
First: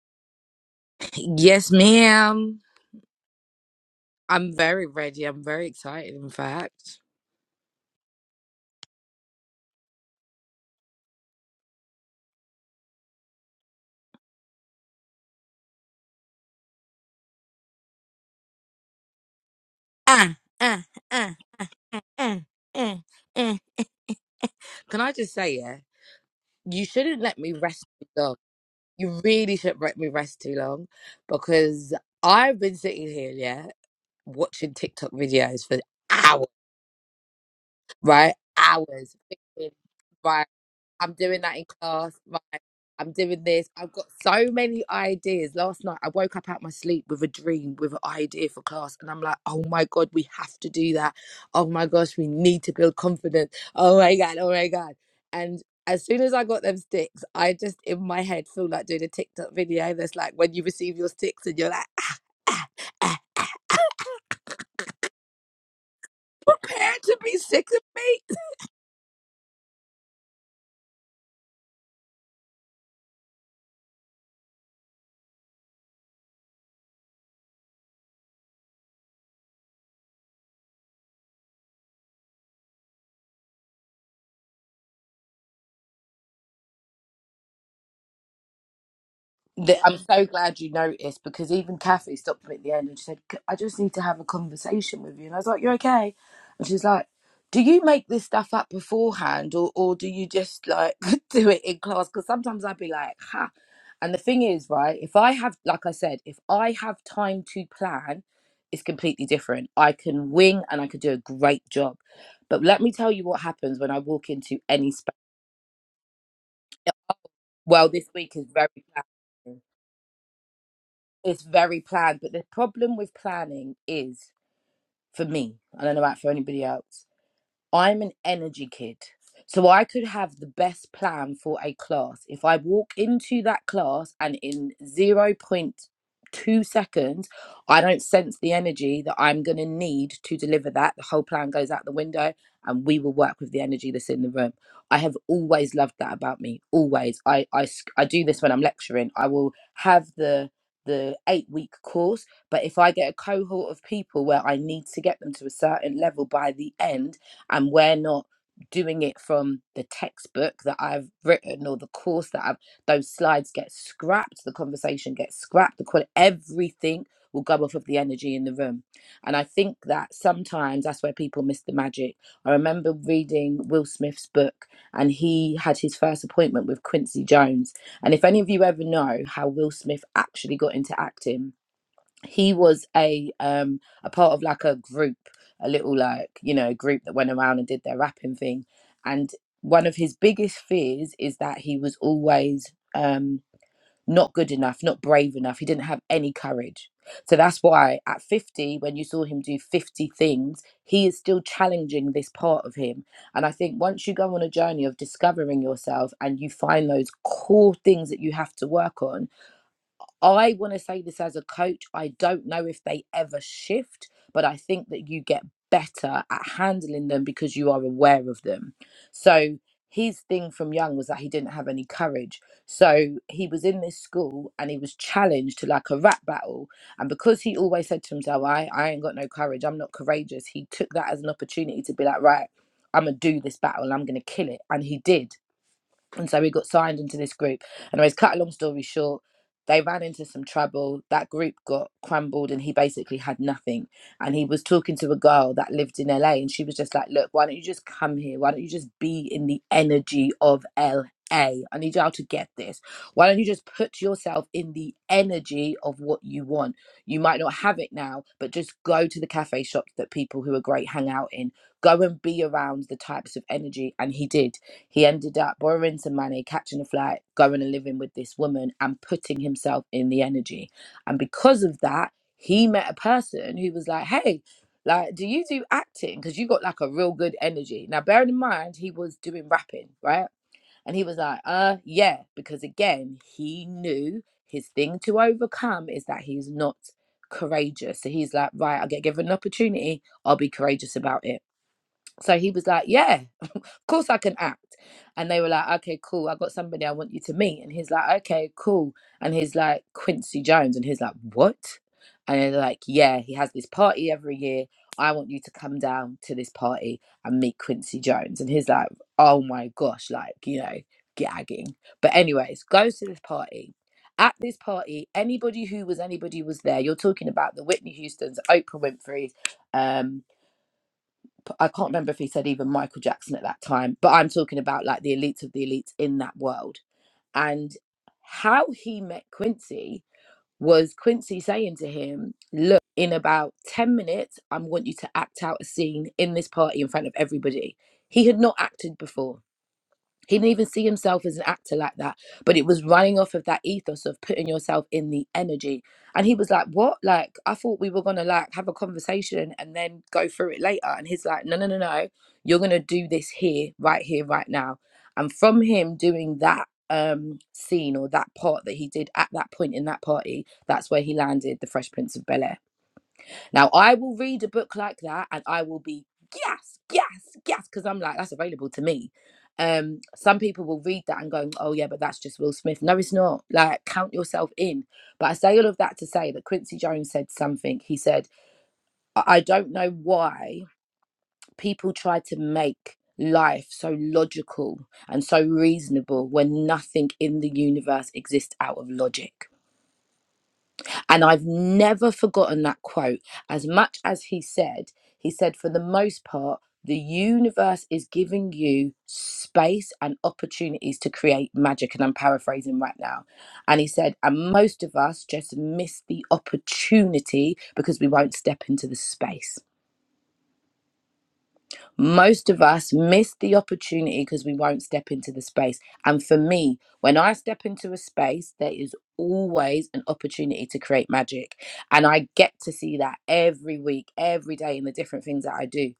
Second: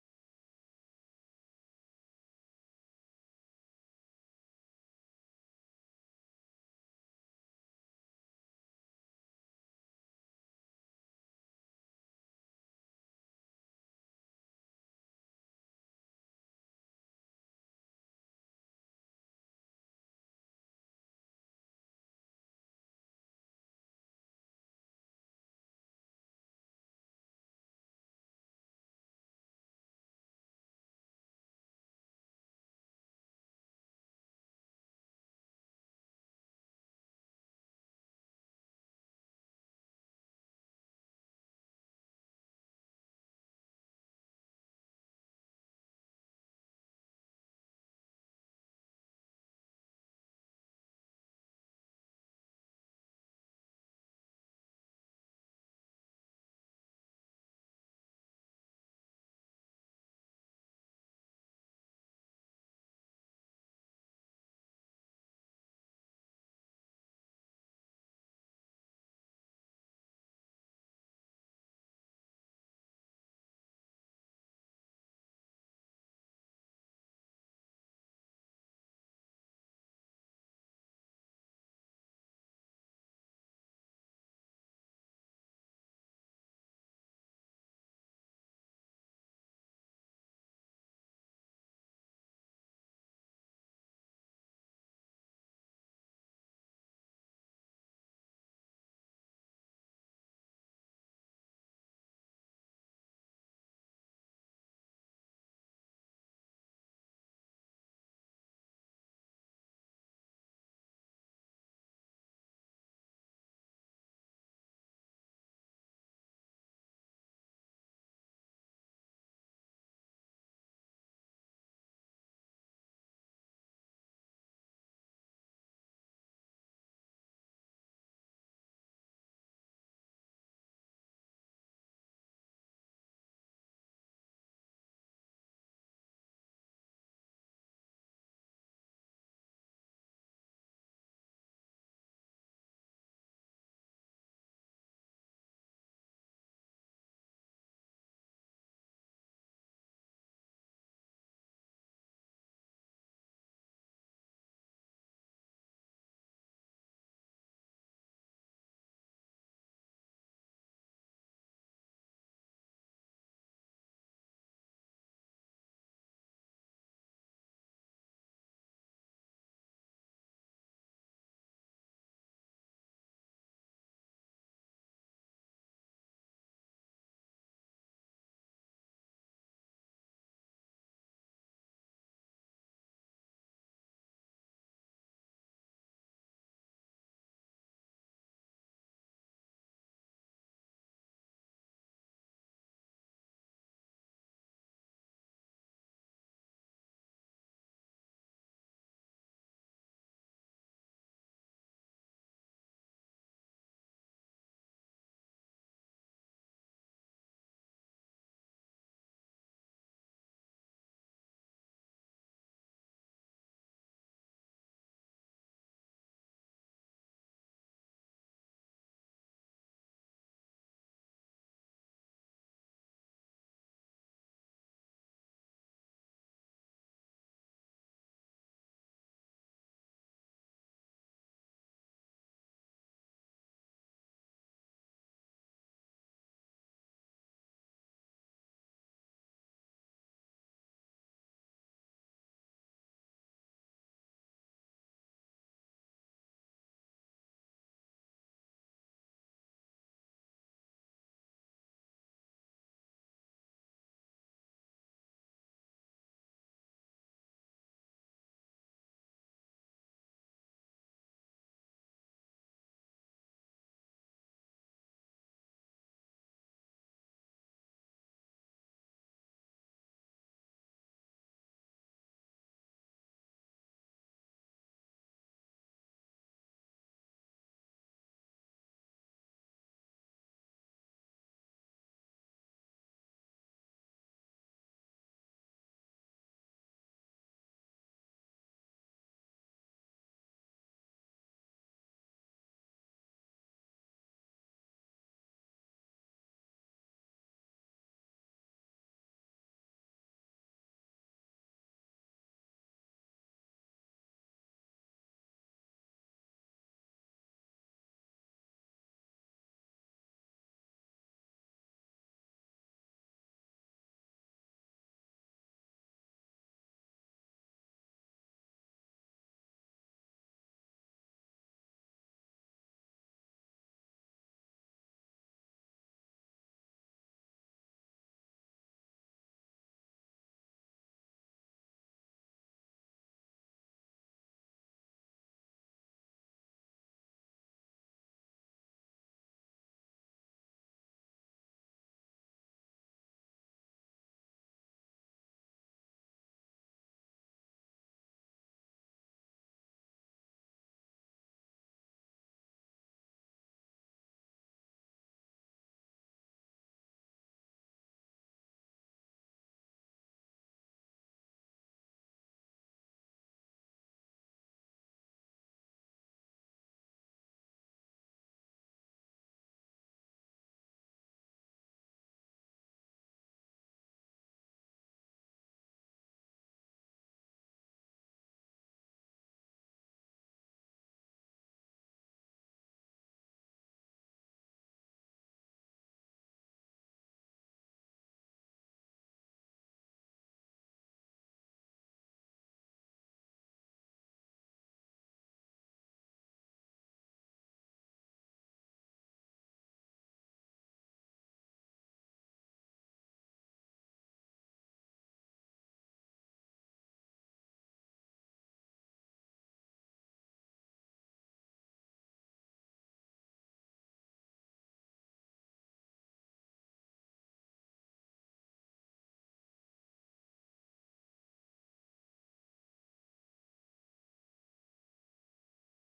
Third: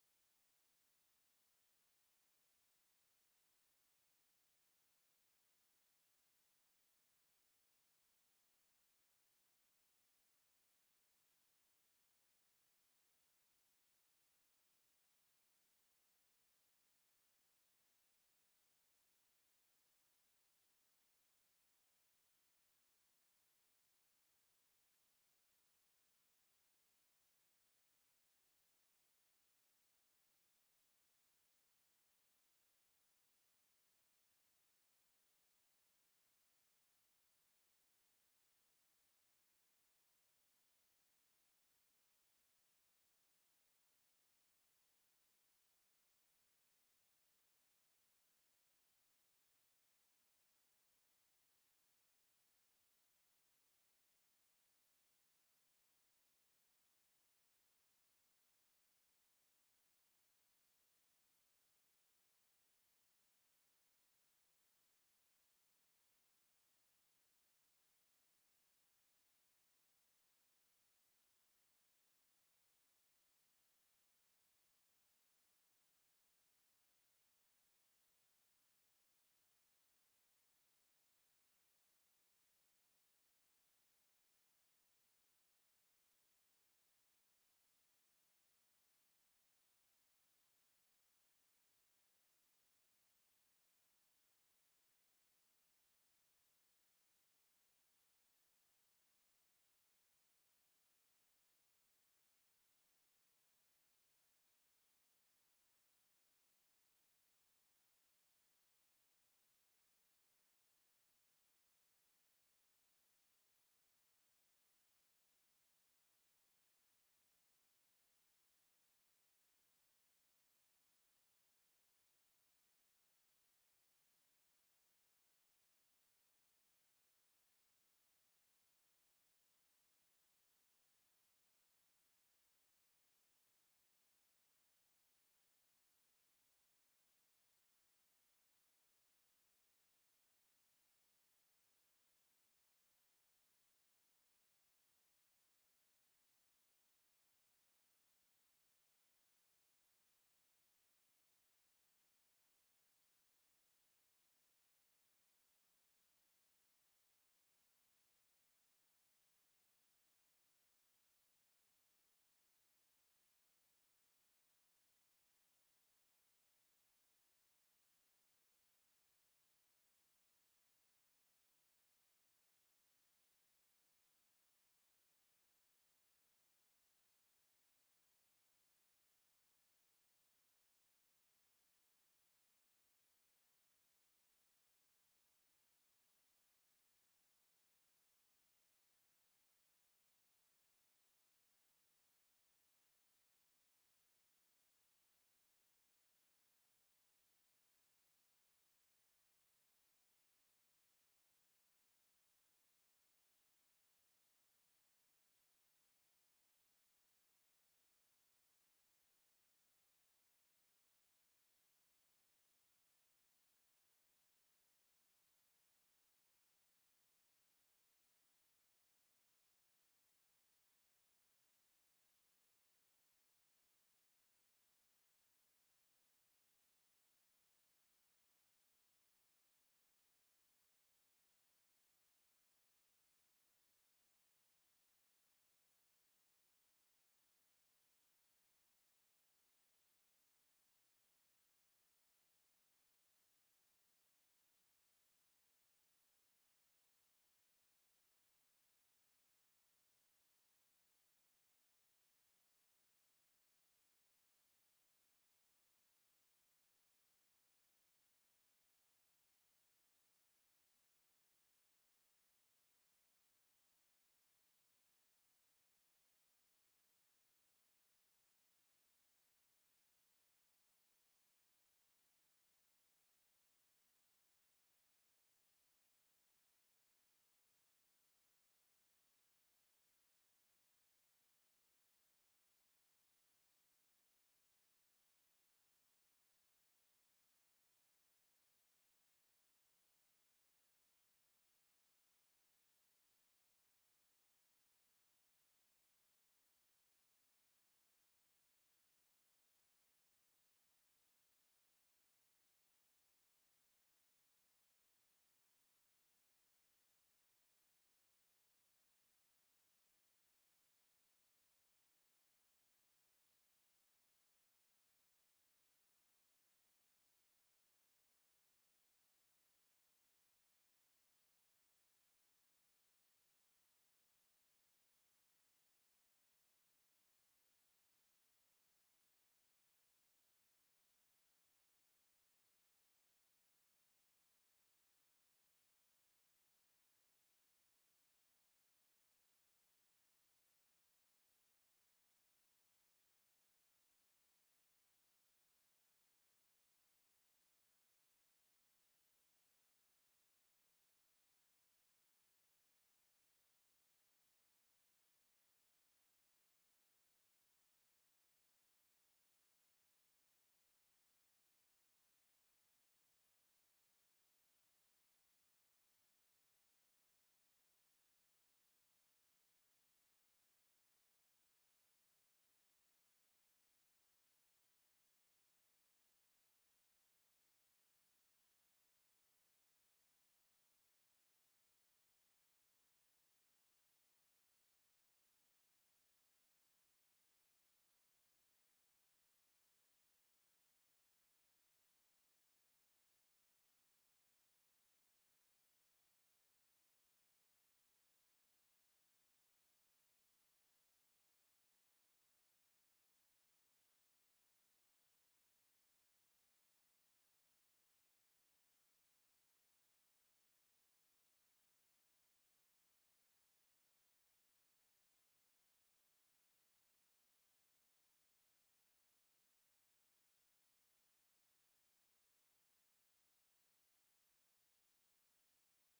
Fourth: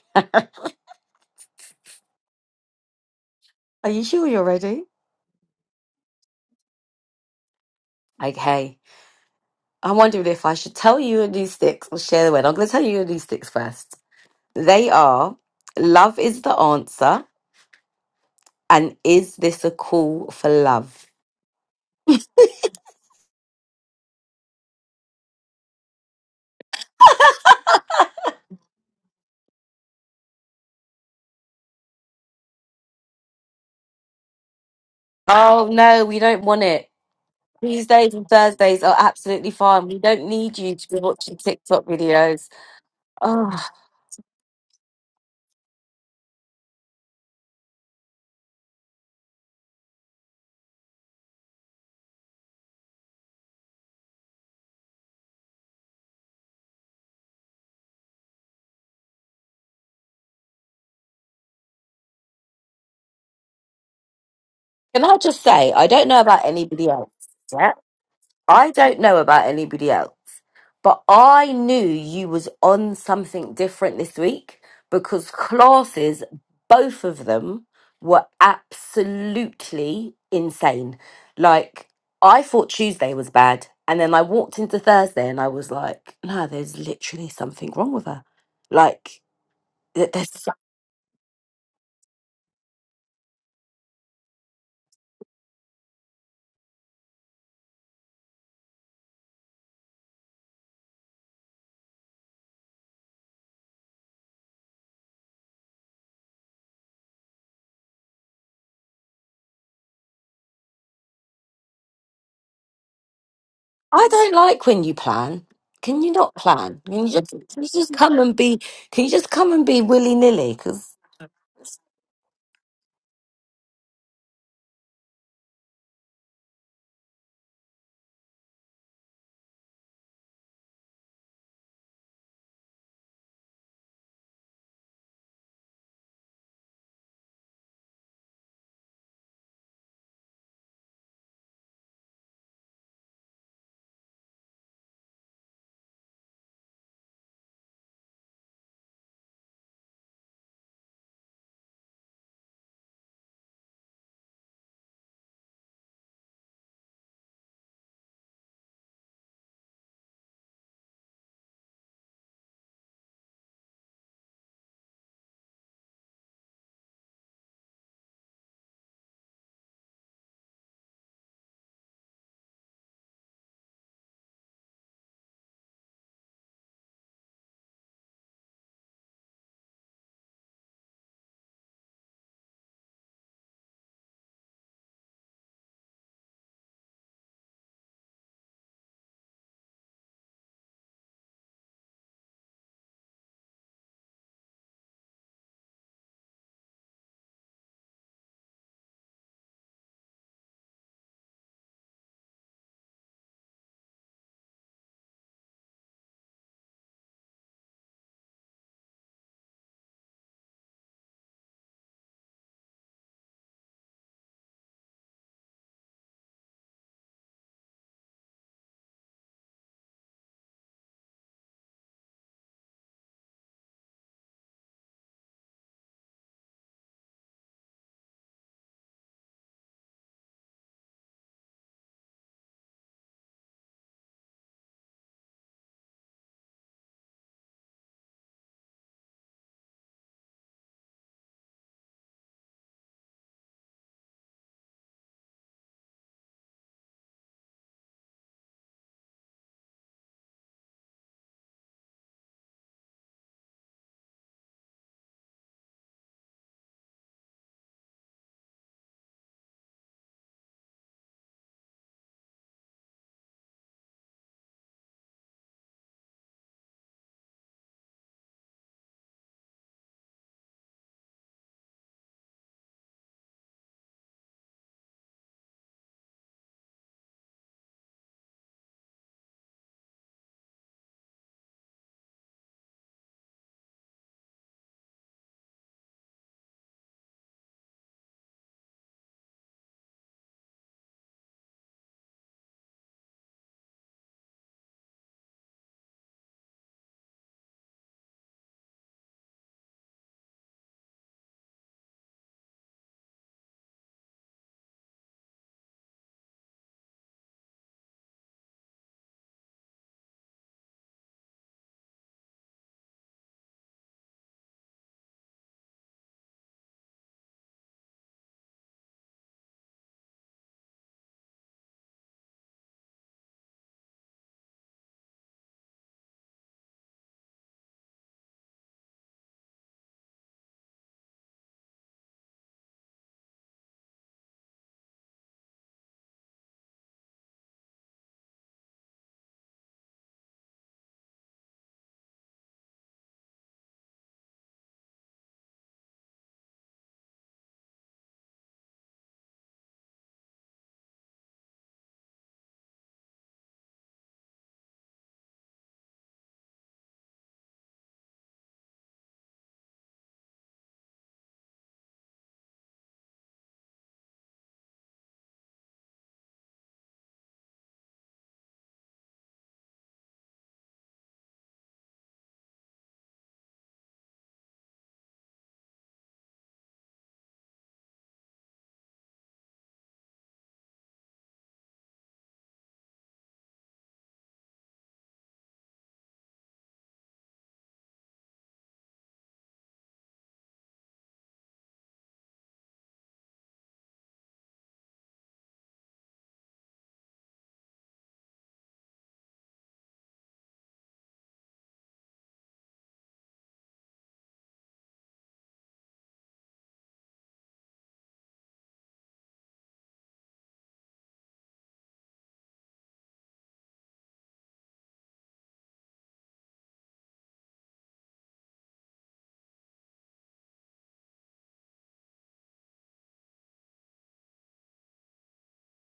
Speaker 2: Yes, ma'am.
Speaker 1: Are you sure you're
Speaker 2: I'm
Speaker 1: ready?
Speaker 2: very ready. I'm very excited. In fact.
Speaker 1: Okay. I wondered if I should tell you these sticks or share the word. I'm going to tell you these sticks first. They are Love is the Answer and Is This a Call
Speaker 2: Ah,
Speaker 1: for
Speaker 2: ah,
Speaker 1: Love?
Speaker 2: ah. Mm, mm, mm. Can I just say, yeah, you shouldn't let me rest too long. You really shouldn't let me rest too long because I've been sitting here, yeah, watching TikTok videos
Speaker 1: Oh,
Speaker 2: for
Speaker 1: no, we don't
Speaker 2: hours,
Speaker 1: want it. Tuesdays and
Speaker 2: right?
Speaker 1: Thursdays are
Speaker 2: Hours.
Speaker 1: absolutely
Speaker 2: Thinking,
Speaker 1: fine. We don't
Speaker 2: Right.
Speaker 1: need you to be
Speaker 2: I'm
Speaker 1: watching
Speaker 2: doing that in
Speaker 1: TikTok
Speaker 2: class.
Speaker 1: videos.
Speaker 2: Right. I'm doing
Speaker 1: Oh,
Speaker 2: this. I've got so many ideas. Last night, I woke up out my sleep with a dream, with an idea for class. And I'm like, oh my God, we have to do that. Oh my gosh, we need to build confidence. Oh my God, oh my God. And as soon as I got them sticks, I just in my head feel like doing a TikTok video that's like when you receive your sticks and you're like,
Speaker 1: can I just say, I don't know about
Speaker 2: [laughs]
Speaker 1: anybody
Speaker 2: prepare
Speaker 1: else.
Speaker 2: to be
Speaker 1: Yeah.
Speaker 2: sick of me.
Speaker 1: I don't know about anybody else, but I knew you was on something different this week because classes, both of them, were absolutely insane. Like I thought Tuesday was bad, and then I walked into Thursday and I was like, no, there's literally something wrong with her. Like
Speaker 2: that I'm
Speaker 1: th-
Speaker 2: so
Speaker 1: there's,
Speaker 2: glad you noticed because even Kathy stopped me at the end and she said, "C- I just need to have a conversation with you. And I was like, You're okay. And she's like, Do you make this stuff up beforehand or, or do you just like [laughs] do it in class? Because sometimes I'd be like, Ha. And the thing is, right, if I have, like I said, if I have time to plan, it's completely different. I can wing and I could do a great job. But let me tell you what happens when I
Speaker 1: I
Speaker 2: walk
Speaker 1: don't
Speaker 2: into
Speaker 1: like when
Speaker 2: any
Speaker 1: you
Speaker 2: space.
Speaker 1: plan. Can you not plan? Can you just, can you
Speaker 2: Well,
Speaker 1: just
Speaker 2: this
Speaker 1: come
Speaker 2: week
Speaker 1: and
Speaker 2: is
Speaker 1: be?
Speaker 2: very
Speaker 1: Can you just come
Speaker 2: planned.
Speaker 1: and be willy nilly?
Speaker 2: it's very planned. But the problem with planning is, for me, I don't know about for anybody else, I'm an energy kid. So I could have the best plan for a class. If I walk into that class and in zero point 0.2 seconds, I don't sense the energy that I'm going to need to deliver that, the whole plan goes out the window and we will work with the energy that's in the room. I have always loved that about me. Always. I, I, sc- I do this when I'm lecturing. I will have the the eight week course but if i get a cohort of people where i need to get them to a certain level by the end and we're not doing it from the textbook that I've written or the course that I've those slides get scrapped, the conversation gets scrapped, the quality everything will go off of the energy in the room. And I think that sometimes that's where people miss the magic. I remember reading Will Smith's book and he had his first appointment with Quincy Jones. And if any of you ever know how Will Smith actually got into acting, he was a um a part of like a group a little like you know group that went around and did their rapping thing and one of his biggest fears is that he was always um not good enough not brave enough he didn't have any courage so that's why at 50 when you saw him do 50 things he is still challenging this part of him and i think once you go on a journey of discovering yourself and you find those core things that you have to work on I want to say this as a coach. I don't know if they ever shift, but I think that you get better at handling them because you are aware of them. So his thing from young was that he didn't have any courage. So he was in this school and he was challenged to like a rap battle. And because he always said to himself, I, I ain't got no courage, I'm not courageous, he took that as an opportunity to be like, right, I'm gonna do this battle and I'm gonna kill it. And he did and so we got signed into this group. Anyways, cut a long story short, they ran into some trouble. That group got crumbled, and he basically had nothing. And he was talking to a girl that lived in LA, and she was just like, "Look, why don't you just come here? Why don't you just be in the energy of LA? I need y'all to get this. Why don't you just put yourself in the energy of what you want? You might not have it now, but just go to the cafe shops that people who are great hang out in. Go and be around the types of energy." And he did he ended up borrowing some money, catching a flight, going and living with this woman and putting himself in the energy. And because of that, he met a person who was like, hey, like, do you do acting? Because you got like a real good energy. Now, bearing in mind, he was doing rapping, right? And he was like, uh, yeah, because again, he knew his thing to overcome is that he's not courageous. So he's like, right, I get given an opportunity, I'll be courageous about it. So he was like, yeah, of course I can act. And they were like, okay, cool. I got somebody I want you to meet. And he's like, okay, cool. And he's like, Quincy Jones. And he's like, what? And they're like, yeah, he has this party every year. I want you to come down to this party and meet Quincy Jones. And he's like, oh my gosh, like, you know, gagging. But, anyways, goes to this party. At this party, anybody who was anybody was there. You're talking about the Whitney Houstons, Oprah Winfrey, um, I can't remember if he said even Michael Jackson at that time, but I'm talking about like the elites of the elites in that world. And how he met Quincy was Quincy saying to him, Look, in about 10 minutes, I want you to act out a scene in this party in front of everybody. He had not acted before. He didn't even see himself as an actor like that, but it was running off of that ethos of putting yourself in the energy. And he was like, What? Like, I thought we were gonna like have a conversation and then go through it later. And he's like, No, no, no, no. You're gonna do this here, right here, right now. And from him doing that um scene or that part that he did at that point in that party, that's where he landed the Fresh Prince of Bel Air now I will read a book like that and I will be yes, yes, yes, because I'm like, that's available to me. Um, some people will read that and go, Oh yeah, but that's just Will Smith. No, it's not. Like, count yourself in. But I say all of that to say that Quincy Jones said something. He said, I I don't know why people try to make life so logical and so reasonable when nothing in the universe exists out of logic and I've never forgotten that quote. As much as he said, he said, for the most part, the universe is giving you space and opportunities to create magic. And I'm paraphrasing right now. And he said, and most of us just miss the opportunity because we won't step into the space. Most of us miss the opportunity because we won't step into the space. And for me, when I step into a space, there is always an opportunity to create magic. And I get to see that every week, every day in the different things that I do.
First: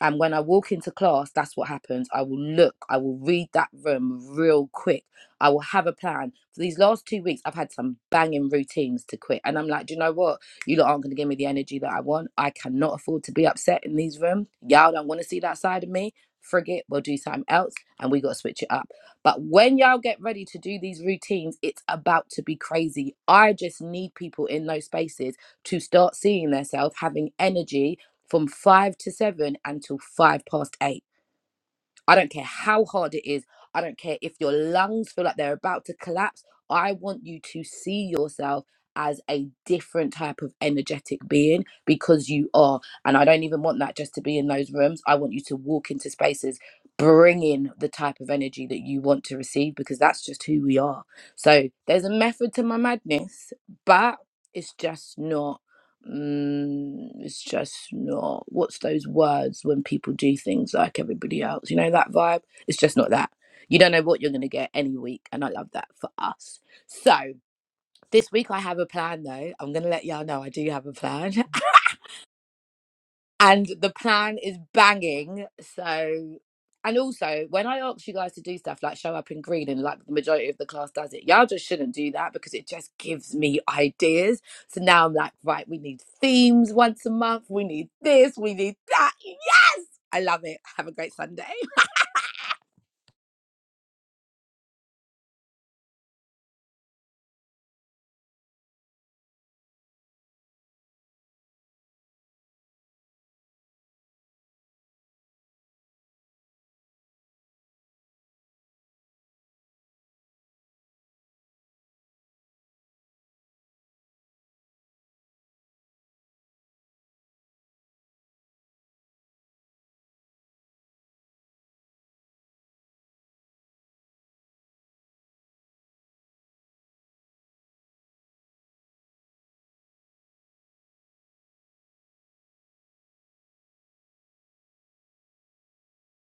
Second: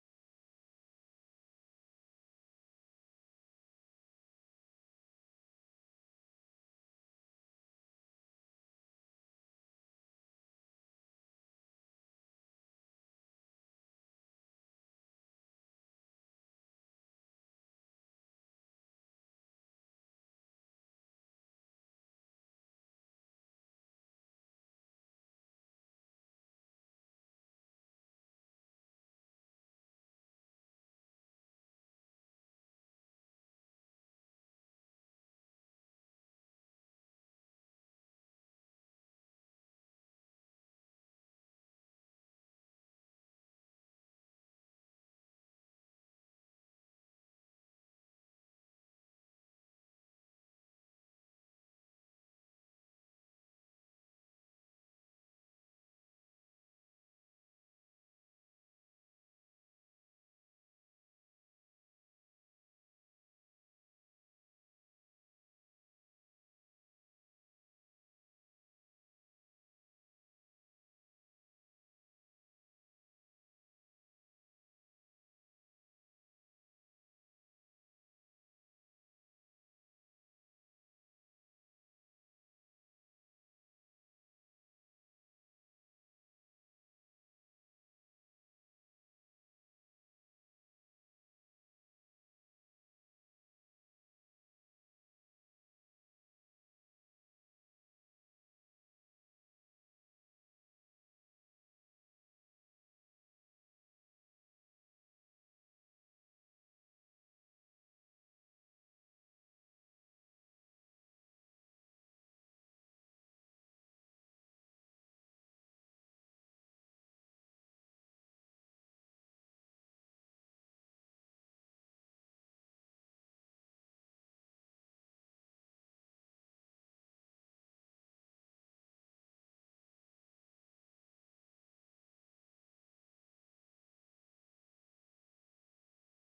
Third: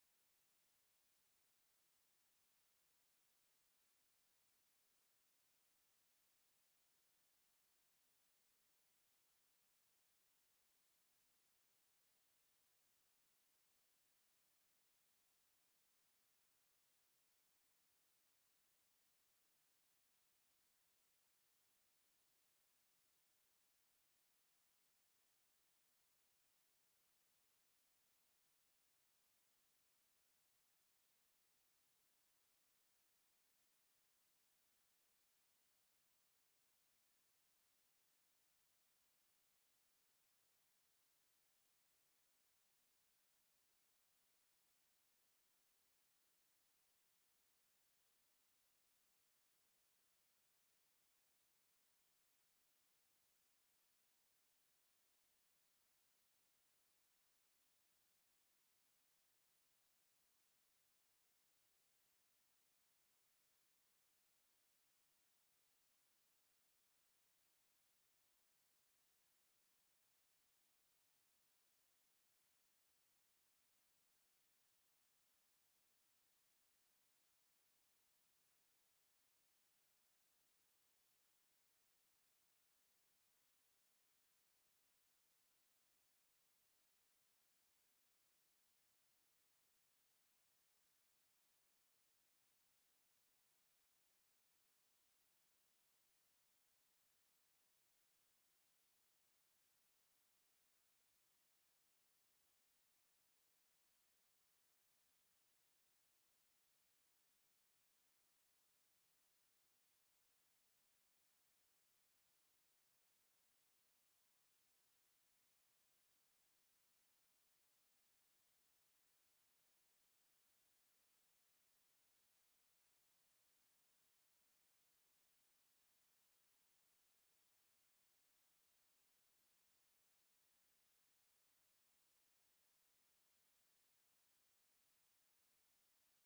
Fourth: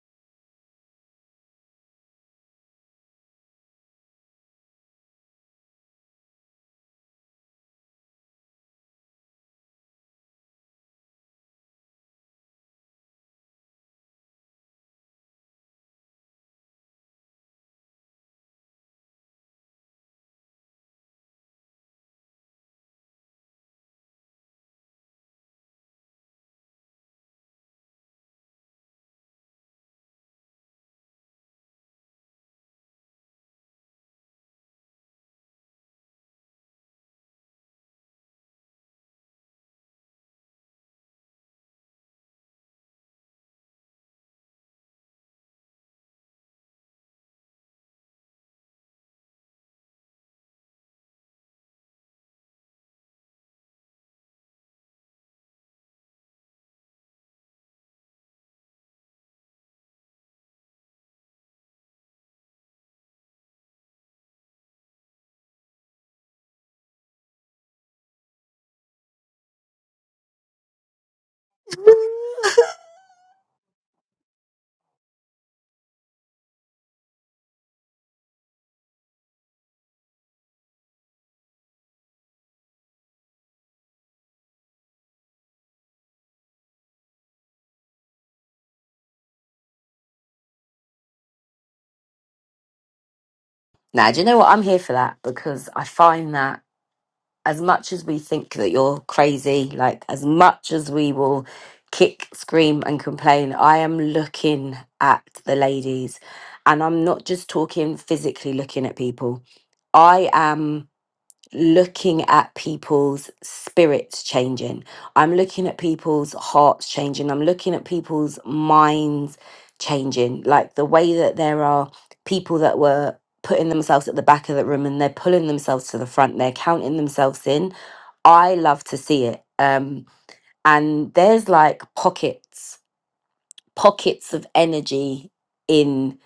Speaker 2: And when I walk into class, that's what happens. I will look, I will read that room real quick. I will have a plan. For these last two weeks, I've had some banging routines to quit. And I'm like, do you know what? You lot aren't going to give me the energy that I want. I cannot afford to be upset in these rooms. Y'all don't want to see that side of me. Frig it, we'll do something else, and we got to switch it up. But when y'all get ready to do these routines, it's about to be crazy. I just need people in those spaces to start seeing themselves having energy from five to seven until five past eight I don't care how hard it is. I don't care if your lungs feel like they're about to collapse. I want you to see yourself as a different type of energetic being because you are. And I don't even want that just to be in those rooms. I want you to walk into spaces bringing the type of energy that you want to receive because that's just who we are. So there's a method to my madness, but it's just not mm, it's just not what's those words when people do things like everybody else you know that vibe it's just not that you don't know what you're going to get any week and i love that for us so this week i have a plan though i'm going to let y'all know i do have a plan [laughs] and the plan is banging. So, and also when I ask you guys to do stuff like show up in green and like the majority of the class does it, y'all just shouldn't do that because it just gives me ideas. So now I'm like, right, we need themes once a month. We need this. We need that. I love it. Have a great Sunday.
Speaker 1: Now, do you know what? I'm here for that because I find that as much as we think that you're crazy, like as much as we will kick, scream, and complain, I am looking at the ladies and I'm not just talking physically looking at people. I am looking at people's spirits changing. I'm looking at people's hearts changing. I'm looking at people's minds changing. Like the way that there are people that were putting themselves at the back of the room and they're pulling themselves to the front, they're counting themselves in. I love to see it. Um, and there's like pockets, pockets of energy in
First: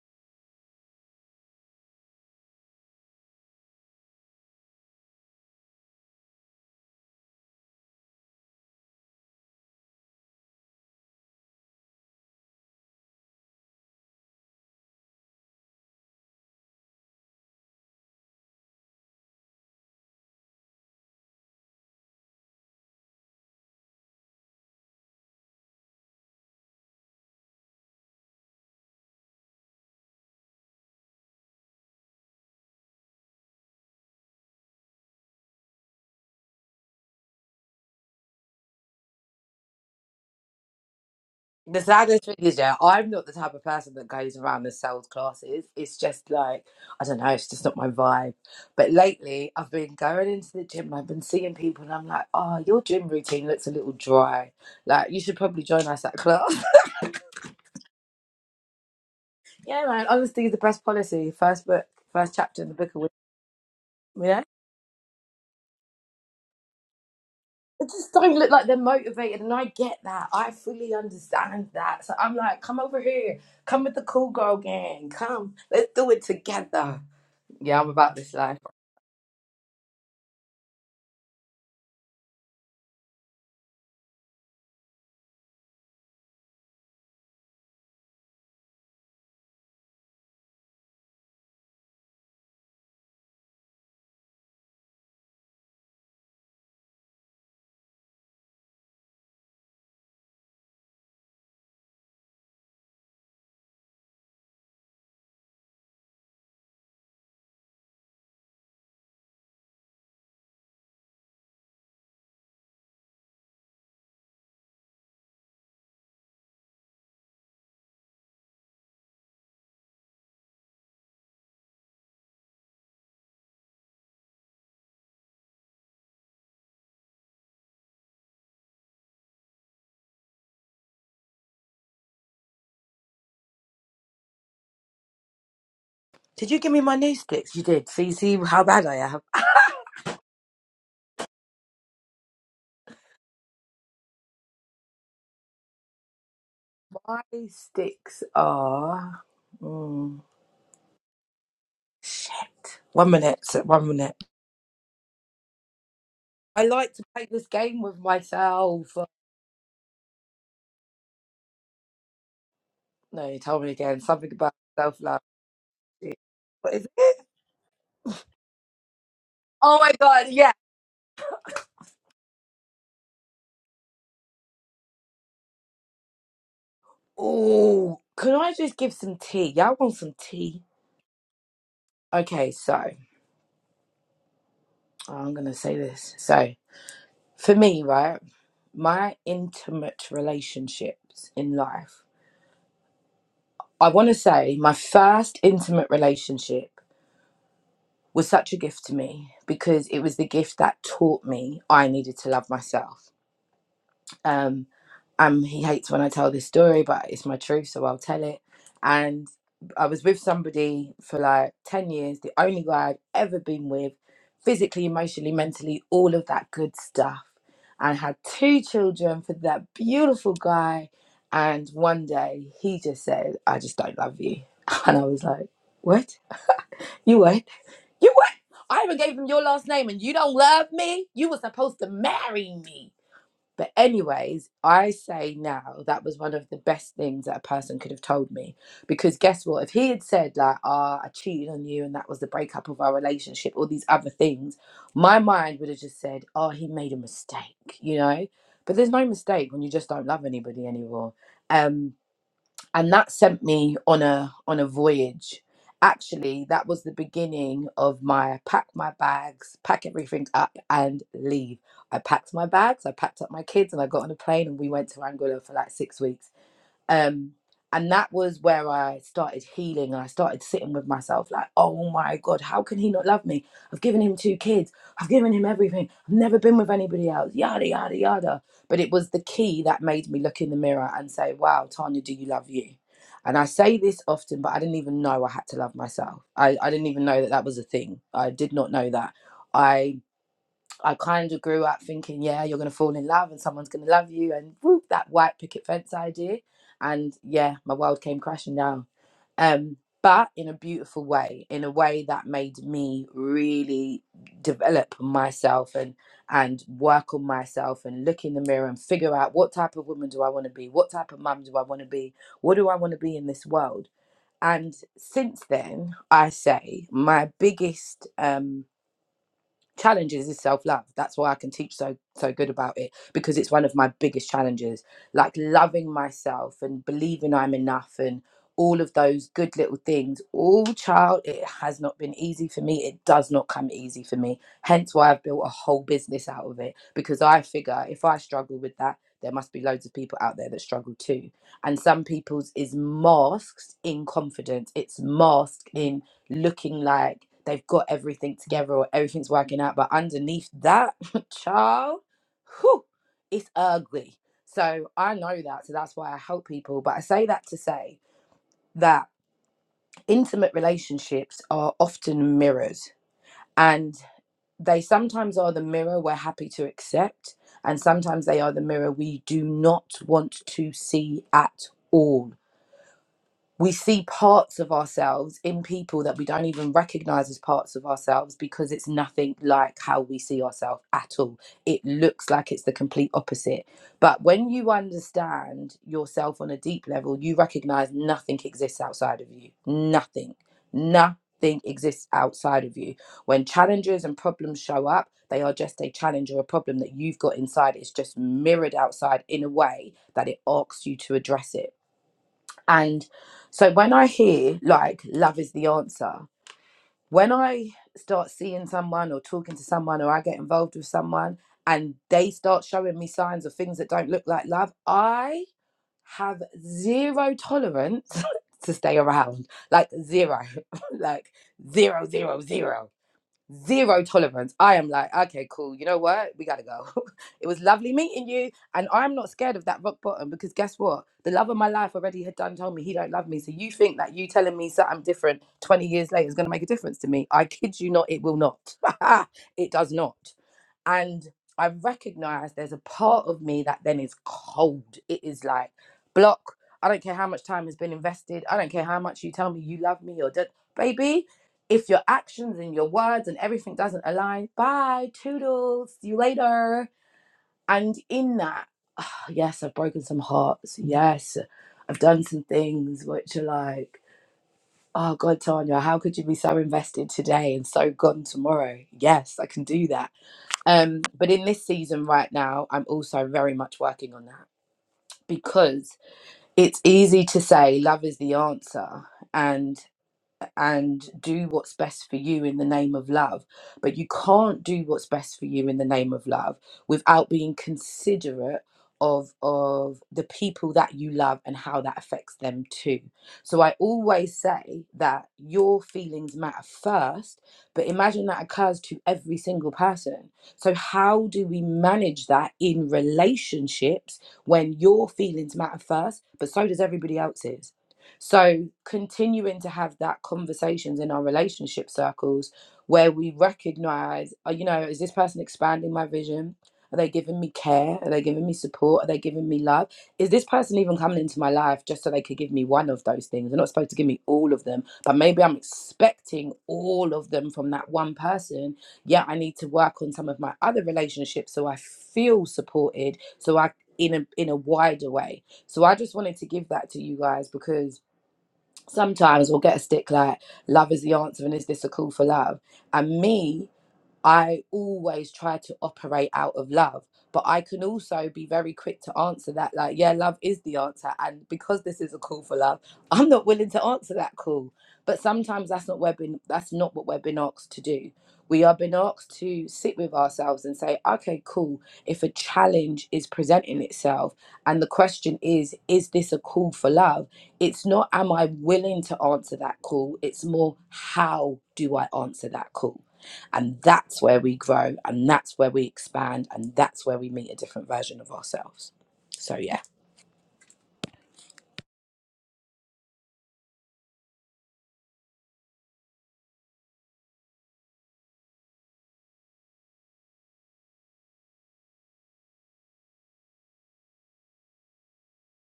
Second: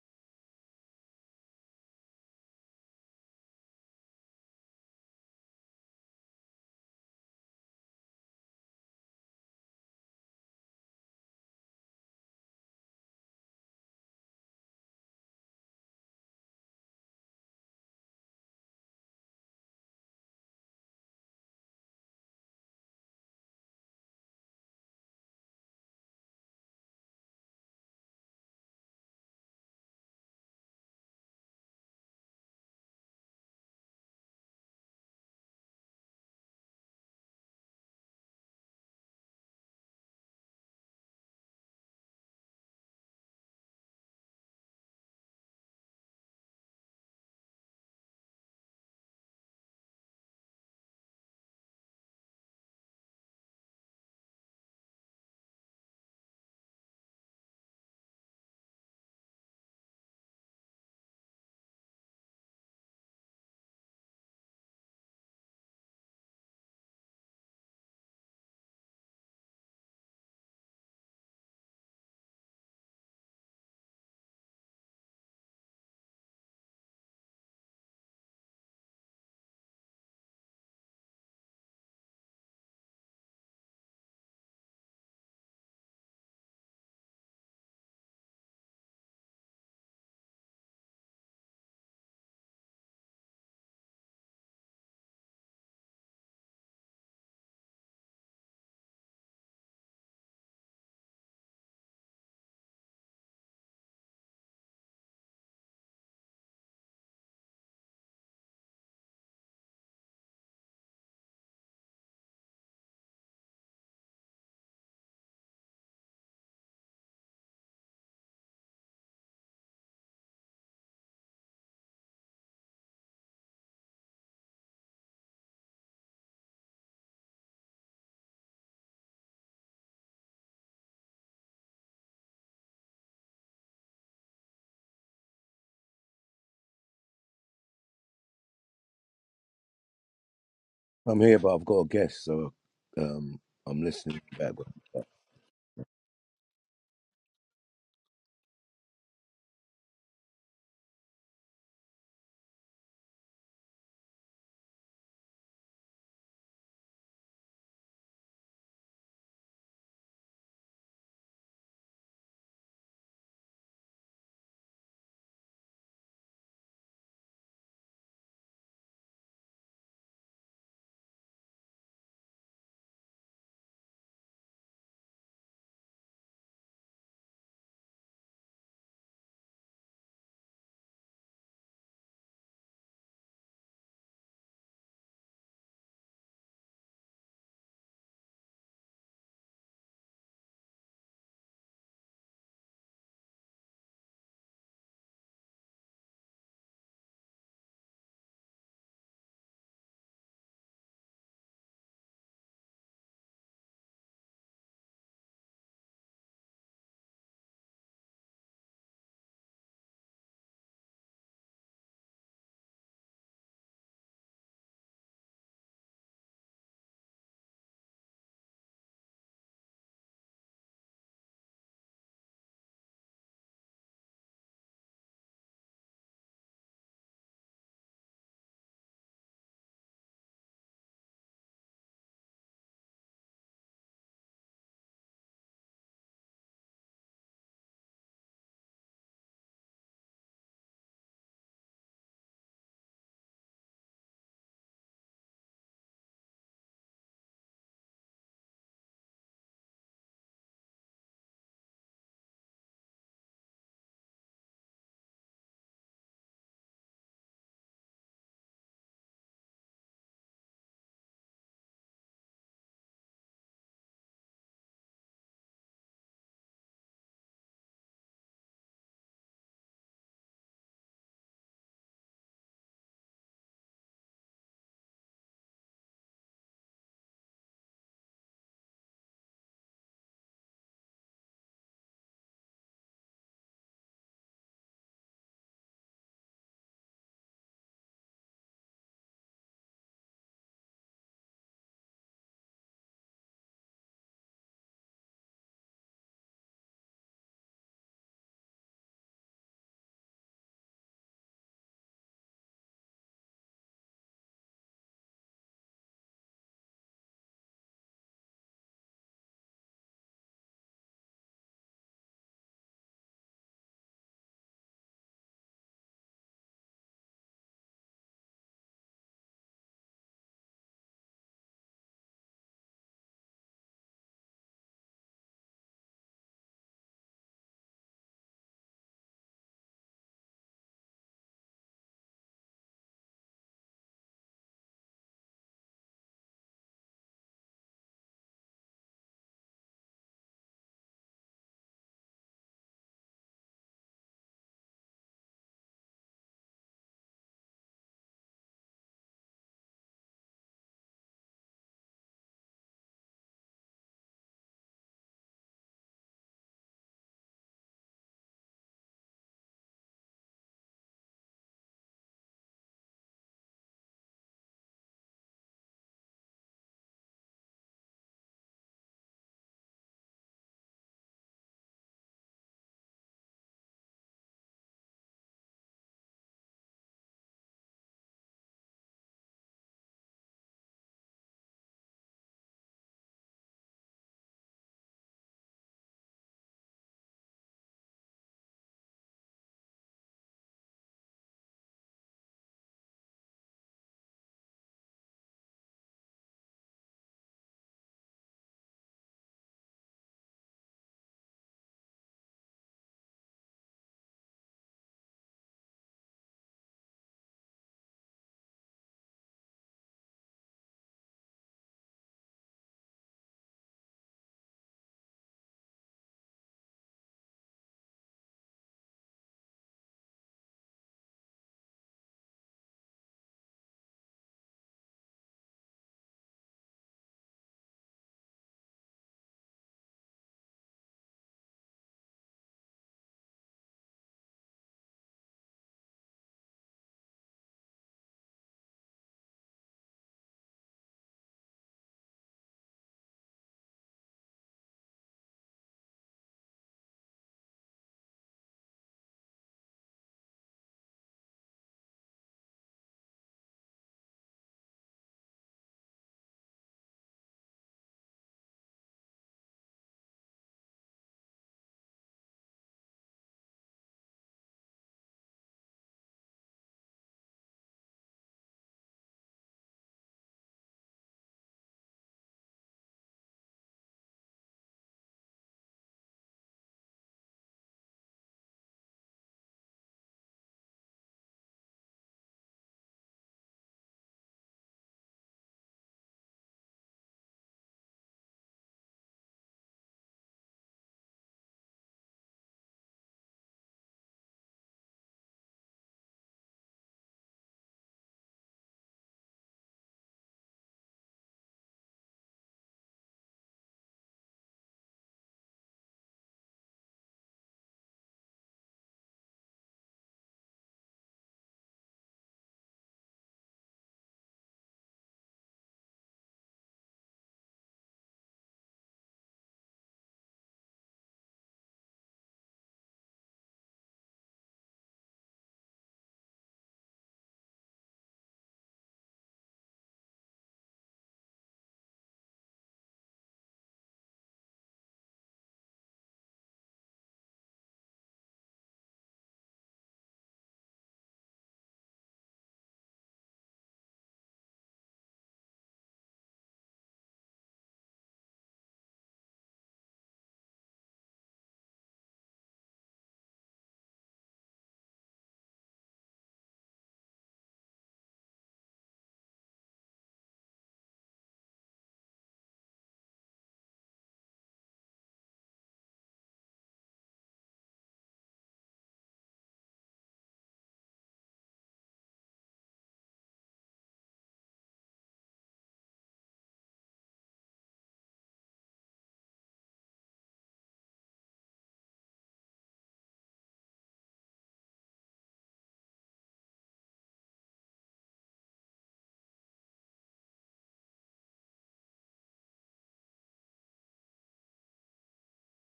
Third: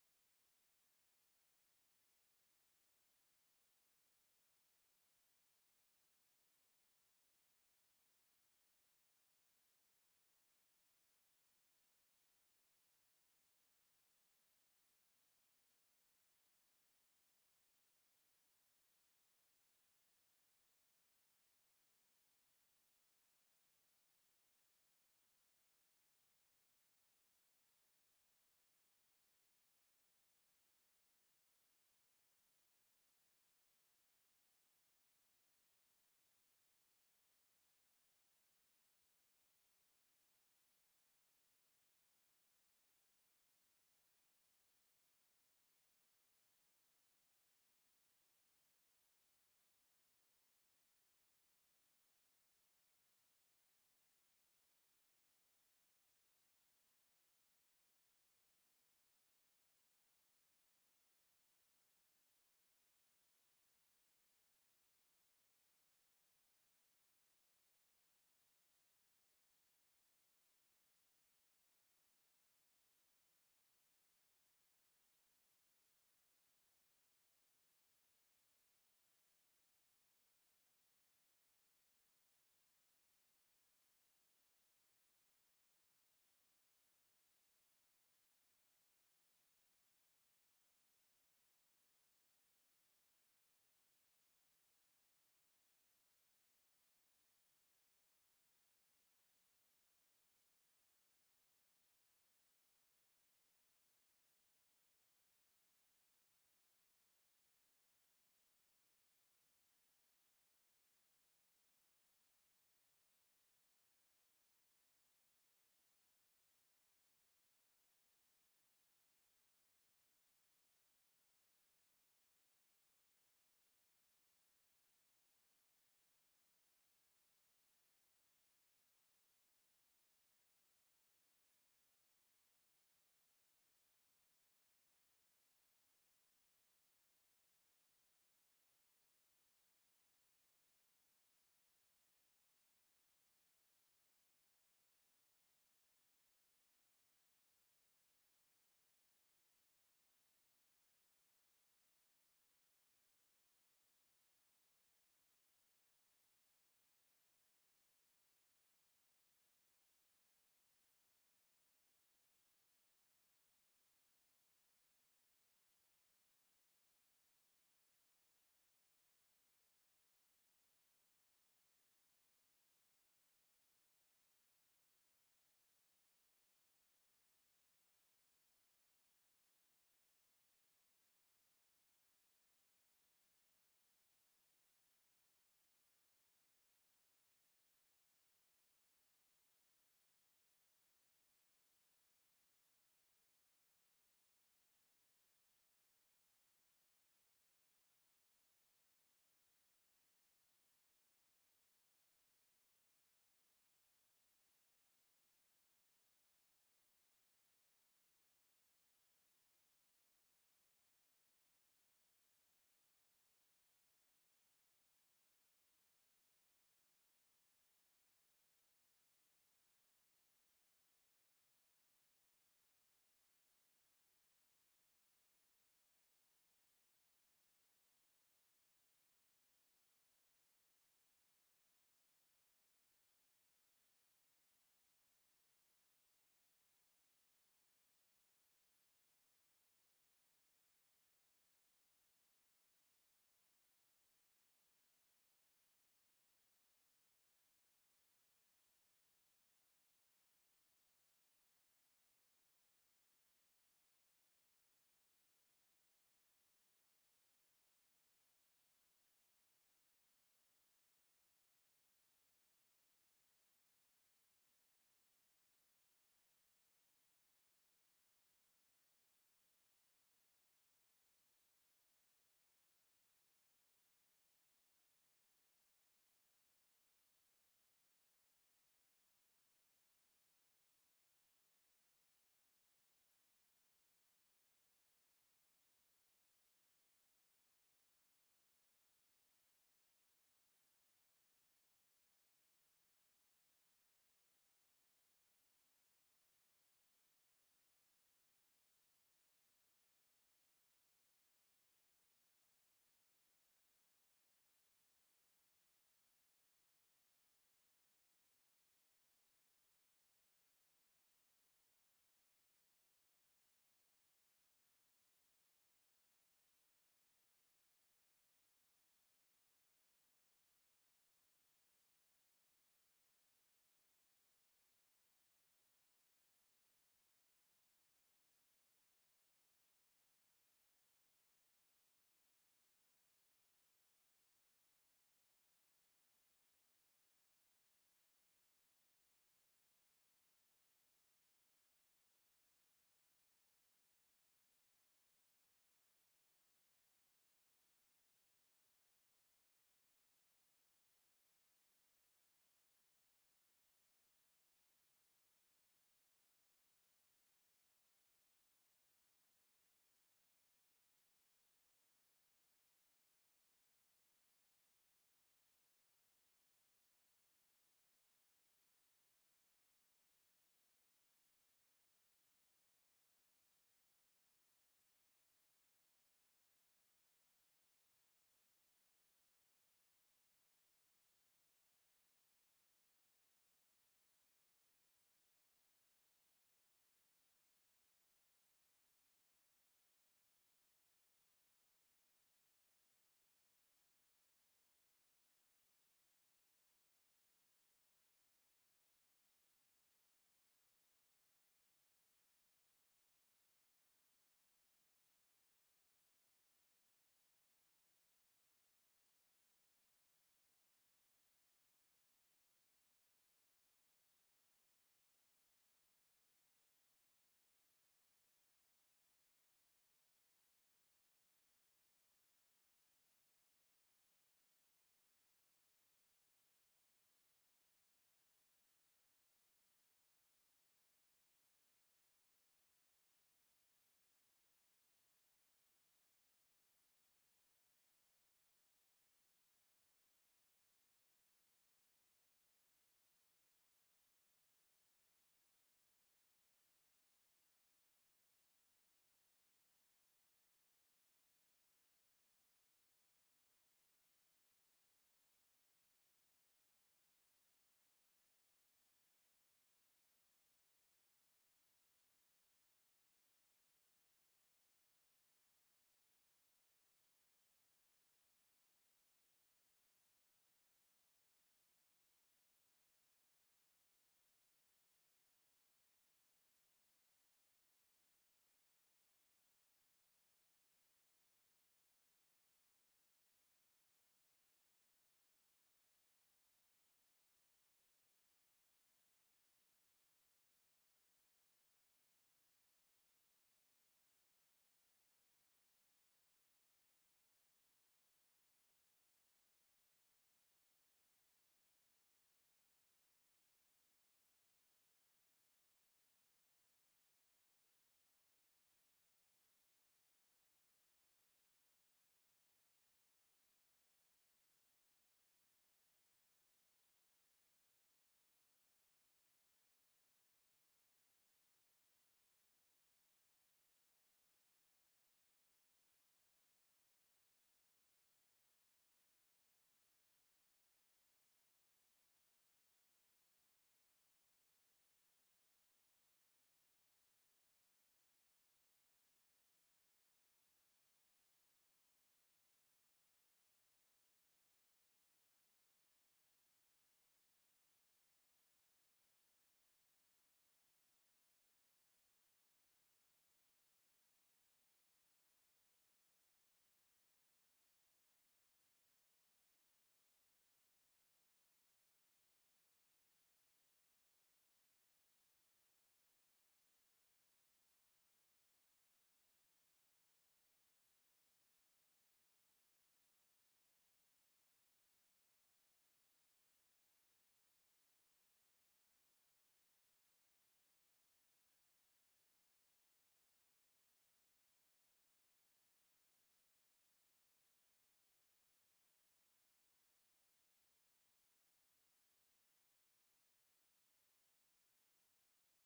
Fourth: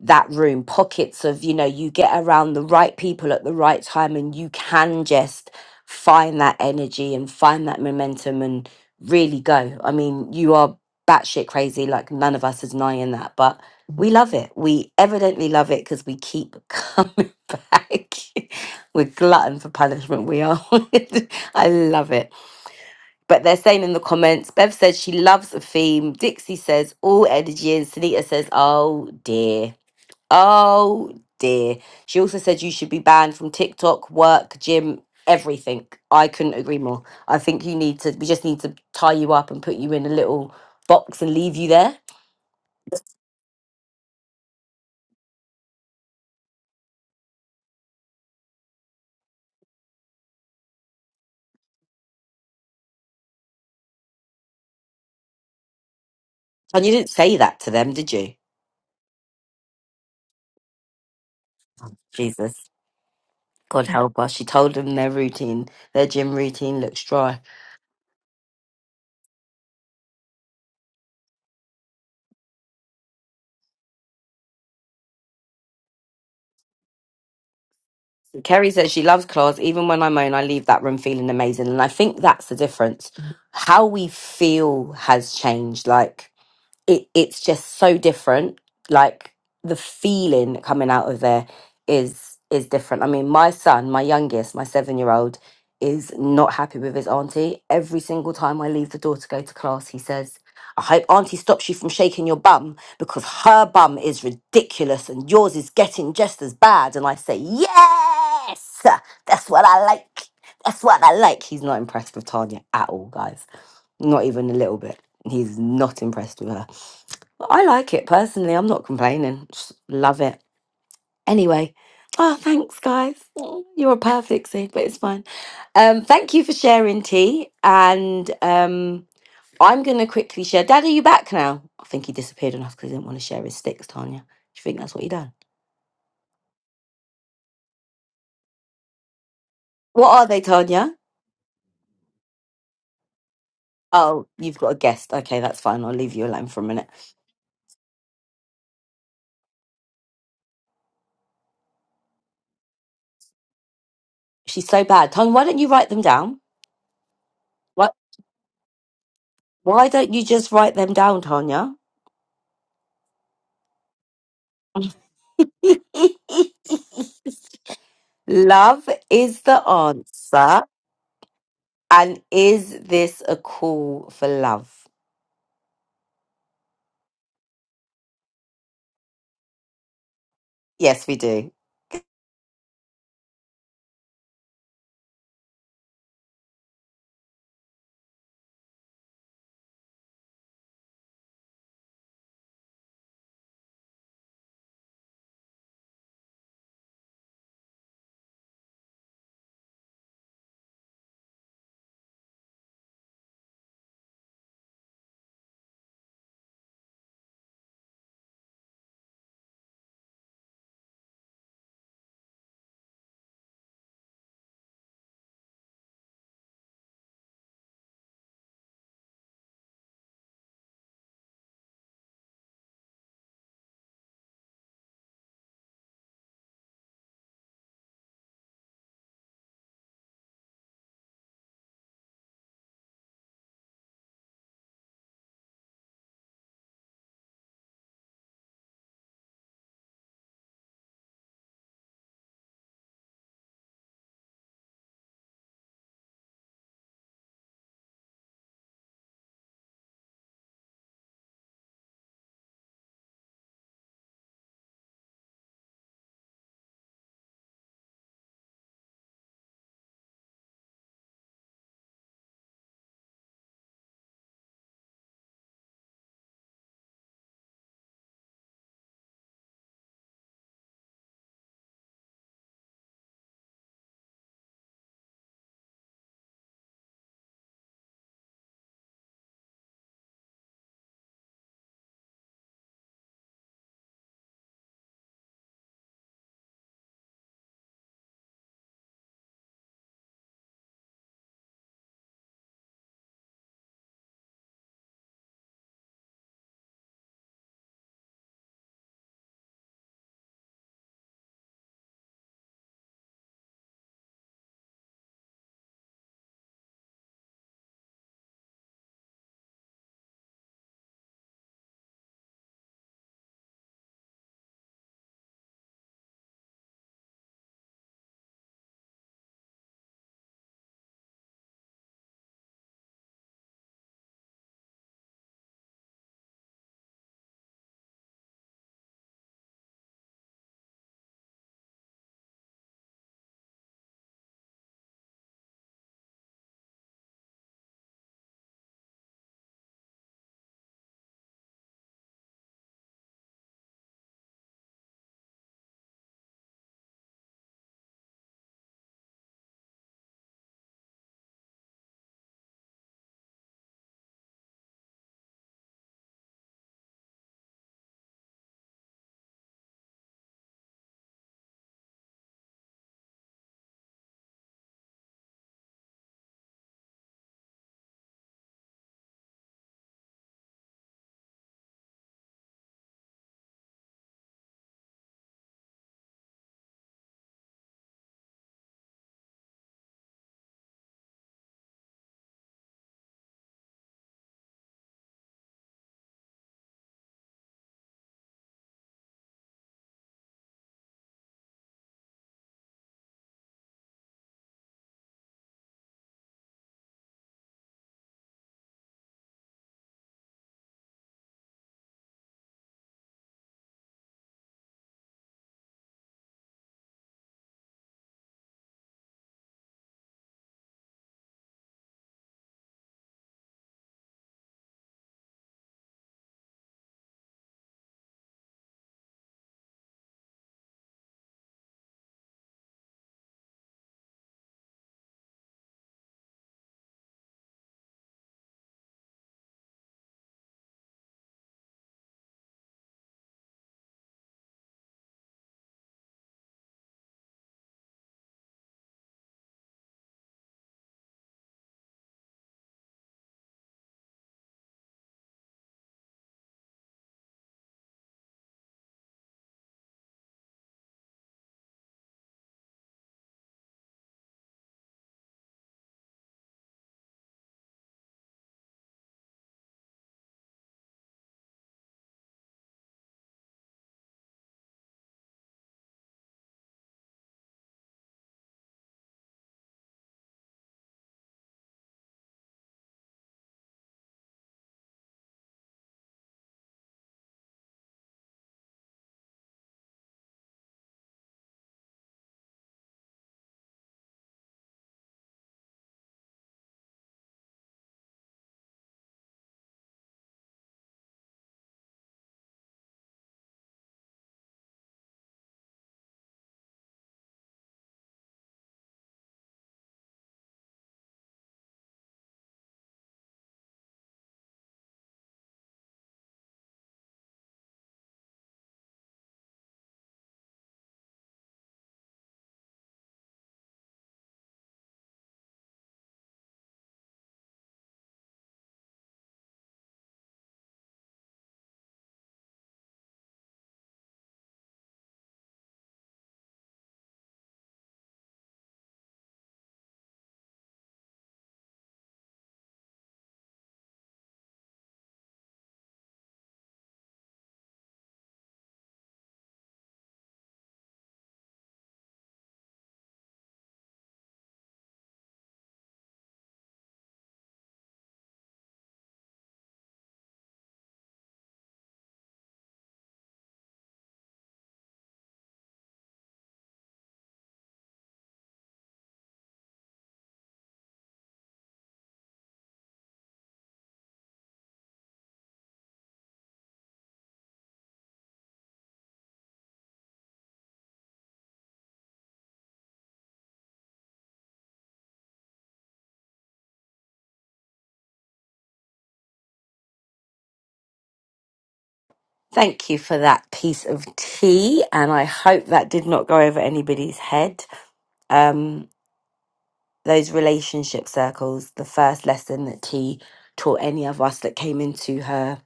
Speaker 1: that room pockets of you know you get around the right people at the right time and you can just find that energy and find that momentum and really go i mean you are batshit crazy like none of us is denying that but we love it we evidently love it because we keep [laughs] coming back we're glutton for punishment we are [laughs] i love it but they're saying in the comments bev says she loves the theme dixie says all energy and sunita says oh dear Oh dear. She also said you should be banned from TikTok, work, gym, everything. I couldn't agree more. I think you need to, we just need to tie you up and put you in a little box and leave you
Speaker 2: The
Speaker 1: there.
Speaker 2: saddest thing is, yeah, I'm not the type of person that goes around and sells classes. It's just like, I don't know, it's just not my vibe. But lately, I've been going into the gym, I've been seeing people, and I'm like, oh, your gym routine looks a little dry. Like, you should probably join us at class. [laughs]
Speaker 1: And you didn't say that to them, did you?
Speaker 2: yeah, man, honesty is the best policy. First book, first
Speaker 1: Jesus.
Speaker 2: chapter in the book of wisdom,
Speaker 1: God help us.
Speaker 2: yeah?
Speaker 1: She told them their routine, their gym routine looks dry.
Speaker 2: It just don't look like they're motivated, and I get that. I fully understand that. So I'm like, come over here, come with the cool girl gang, come, let's do it together. Yeah, I'm about this life.
Speaker 1: Kerry says she loves claws. Even when I moan, I leave that room feeling amazing. And I think that's the difference. How we feel has changed. Like, it it's just so different. Like the feeling coming out of there is is different. I mean, my son, my youngest, my seven year old, is not happy with his auntie. Every single time I leave the door to go to class, he says, "I hope auntie stops you from shaking your bum because her bum is ridiculous and yours is getting just as bad." And I say, "Yes, that's what I like. That's what I like." He's not impressed with Tanya at all, guys. Not even a little bit. He's not impressed with her. I like it personally. I'm not complaining. Just love it. Anyway, oh, thanks, guys. Oh, You're a perfect seed, but it's fine. Um, thank you for sharing tea. And um, I'm going to quickly share. Dad, are you back now? I think he disappeared on us because he didn't want to share his sticks, Tanya. Do you think that's what he done?
Speaker 2: Did you give me my new sticks? You did. So you see how bad I am.
Speaker 1: What are they, Tanya?
Speaker 3: I'm here, but I've got a guest, so um, I'm listening in
Speaker 1: Oh, you've got a guest. Okay, that's fine. I'll leave you alone for a minute.
Speaker 2: My sticks are. Mm, shit. One minute. so- One minute.
Speaker 1: She's so bad. Tanya, why don't you write them down?
Speaker 2: I like to play this game
Speaker 1: What?
Speaker 2: with myself.
Speaker 1: Why don't you just write them down, Tanya?
Speaker 2: No, you told me again something about self love.
Speaker 1: [laughs]
Speaker 2: What is it?
Speaker 1: love is the
Speaker 2: Oh my god, yeah.
Speaker 1: answer. And is this a call for love?
Speaker 2: Oh, can I just give some tea? Y'all want some tea?
Speaker 1: Yes, we do.
Speaker 2: Okay, so I'm gonna say this. So for me, right, my intimate relationships in life. I want to say my first intimate relationship was such a gift to me because it was the gift that taught me I needed to love myself. Um, um, he hates when I tell this story, but it's my truth, so I'll tell it. And I was with somebody for like 10 years, the only guy I've ever been with, physically, emotionally, mentally, all of that good stuff. And had two children for that beautiful guy. And one day he just said, I just don't love you. [laughs] And I was like, What? You what? You what? I even gave him your last name and you don't love me? You were supposed to marry me but, anyways, I say now that was one of the best things that a person could have told me. Because, guess what? If he had said, like, ah, I cheated on you and that was the breakup of our relationship, all these other things, my mind would have just said, oh, he made a mistake, you know? But there's no mistake when you just don't love anybody anymore. Um, and that sent me on a on a voyage actually that was the beginning of my pack my bags pack everything up and leave i packed my bags i packed up my kids and i got on a plane and we went to angola for like six weeks um and that was where i started healing and i started sitting with myself like oh my god how can he not love me i've given him two kids i've given him everything i've never been with anybody else yada yada yada but it was the key that made me look in the mirror and say wow tanya do you love you and i say this often but i didn't even know i had to love myself i, I didn't even know that that was a thing i did not know that I. I kind of grew up thinking, yeah, you're going to fall in love and someone's going to love you, and whoop, that white picket fence idea. And yeah, my world came crashing down. Um, but in a beautiful way, in a way that made me really develop myself and and work on myself and look in the mirror and figure out what type of woman do I want to be, what type of mum do I want to be, what do I want to be in this world. And since then, I say my biggest um, challenges is self-love that's why i can teach so so good about it because it's one of my biggest challenges like loving myself and believing i'm enough and all of those good little things all child it has not been easy for me it does not come easy for me hence why i've built a whole business out of it because i figure if i struggle with that there must be loads of people out there that struggle too and some people's is masked in confidence it's masked in looking like they've got everything together or everything's working out. But underneath that, [laughs] child, whew, it's ugly. So I know that. So that's why I help people. But I say that to say that intimate relationships are often mirrors and they sometimes are the mirror we're happy to accept. And sometimes they are the mirror we do not want to see at all we see parts of ourselves in people that we don't even recognize as parts of ourselves because it's nothing like how we see ourselves at all. It looks like it's the complete opposite. But when you understand yourself on a deep level, you recognize nothing exists outside of you. Nothing. Nothing exists outside of you. When challenges and problems show up, they are just a challenge or a problem that you've got inside. It's just mirrored outside in a way that it asks you to address it and so when I hear like love is the answer, when I start seeing someone or talking to someone or I get involved with someone and they start showing me signs of things that don't look like love, I have zero tolerance [laughs] to stay around. Like zero. [laughs] like zero zero zero zero tolerance. I am like, okay, cool. You know what? We gotta go. [laughs] it was lovely meeting you, and I'm not scared of that rock bottom because guess what? The love of my life already had done told me he don't love me. So you think that you telling me something different 20 years later is gonna make a difference to me? I kid you not, it will not. [laughs] it does not. And I recognize there's a part of me that then is cold. It is like block. I don't care how much time has been invested. I don't care how much you tell me you love me or don't, baby. If your actions and your words and everything doesn't align, bye, toodles, see you later. And in that, [sighs] oh, yes, I've broken some hearts. Yes, I've done some things which are like, oh God, Tanya, how could you be so invested today and so gone tomorrow? Yes, I can do that. Um, but in this season right now, I'm also very much working on that because it's easy to say love is the answer. and and do what's best for you in the name of love. But you can't do what's best for you in the name of love without being considerate of of the people that you love and how that affects them too. So I always say that your feelings matter first, but imagine that occurs to every single person. So how do we manage that in relationships when your feelings matter first, but so does everybody else's? So continuing to have that conversations in our relationship circles where we recognize, uh, you know, is this person expanding my vision? Are they giving me care? Are they giving me support? Are they giving me love? Is this person even coming into my life just so they could give me one of those things? They're not supposed to give me all of them, but maybe I'm expecting all of them from that one person. Yeah, I need to work on some of my other relationships so I feel supported, so I in a in a wider way. So I just wanted to give that to you guys because sometimes we'll get a stick like love is the answer and is this a call for love and me I always try to operate out of love, but I can also be very quick to answer that, like, yeah, love is the answer. And because this is a call for love, [laughs] I'm not willing to answer that call. But sometimes that's not we're been, that's not what we're been asked to do. We are been asked to sit with ourselves and say, okay, cool. If a challenge is presenting itself and the question is, is this a call for love? It's not, am I willing to answer that call? It's more, how do I answer that call? And that's where we grow and that's where we expand and that's where we meet a different version of ourselves. So, yeah.
Speaker 1: Thank you for that piece of tea. And I hope that did not go over anybody's head. Um, those relationship circles, the first lesson that tea taught any of us that came into her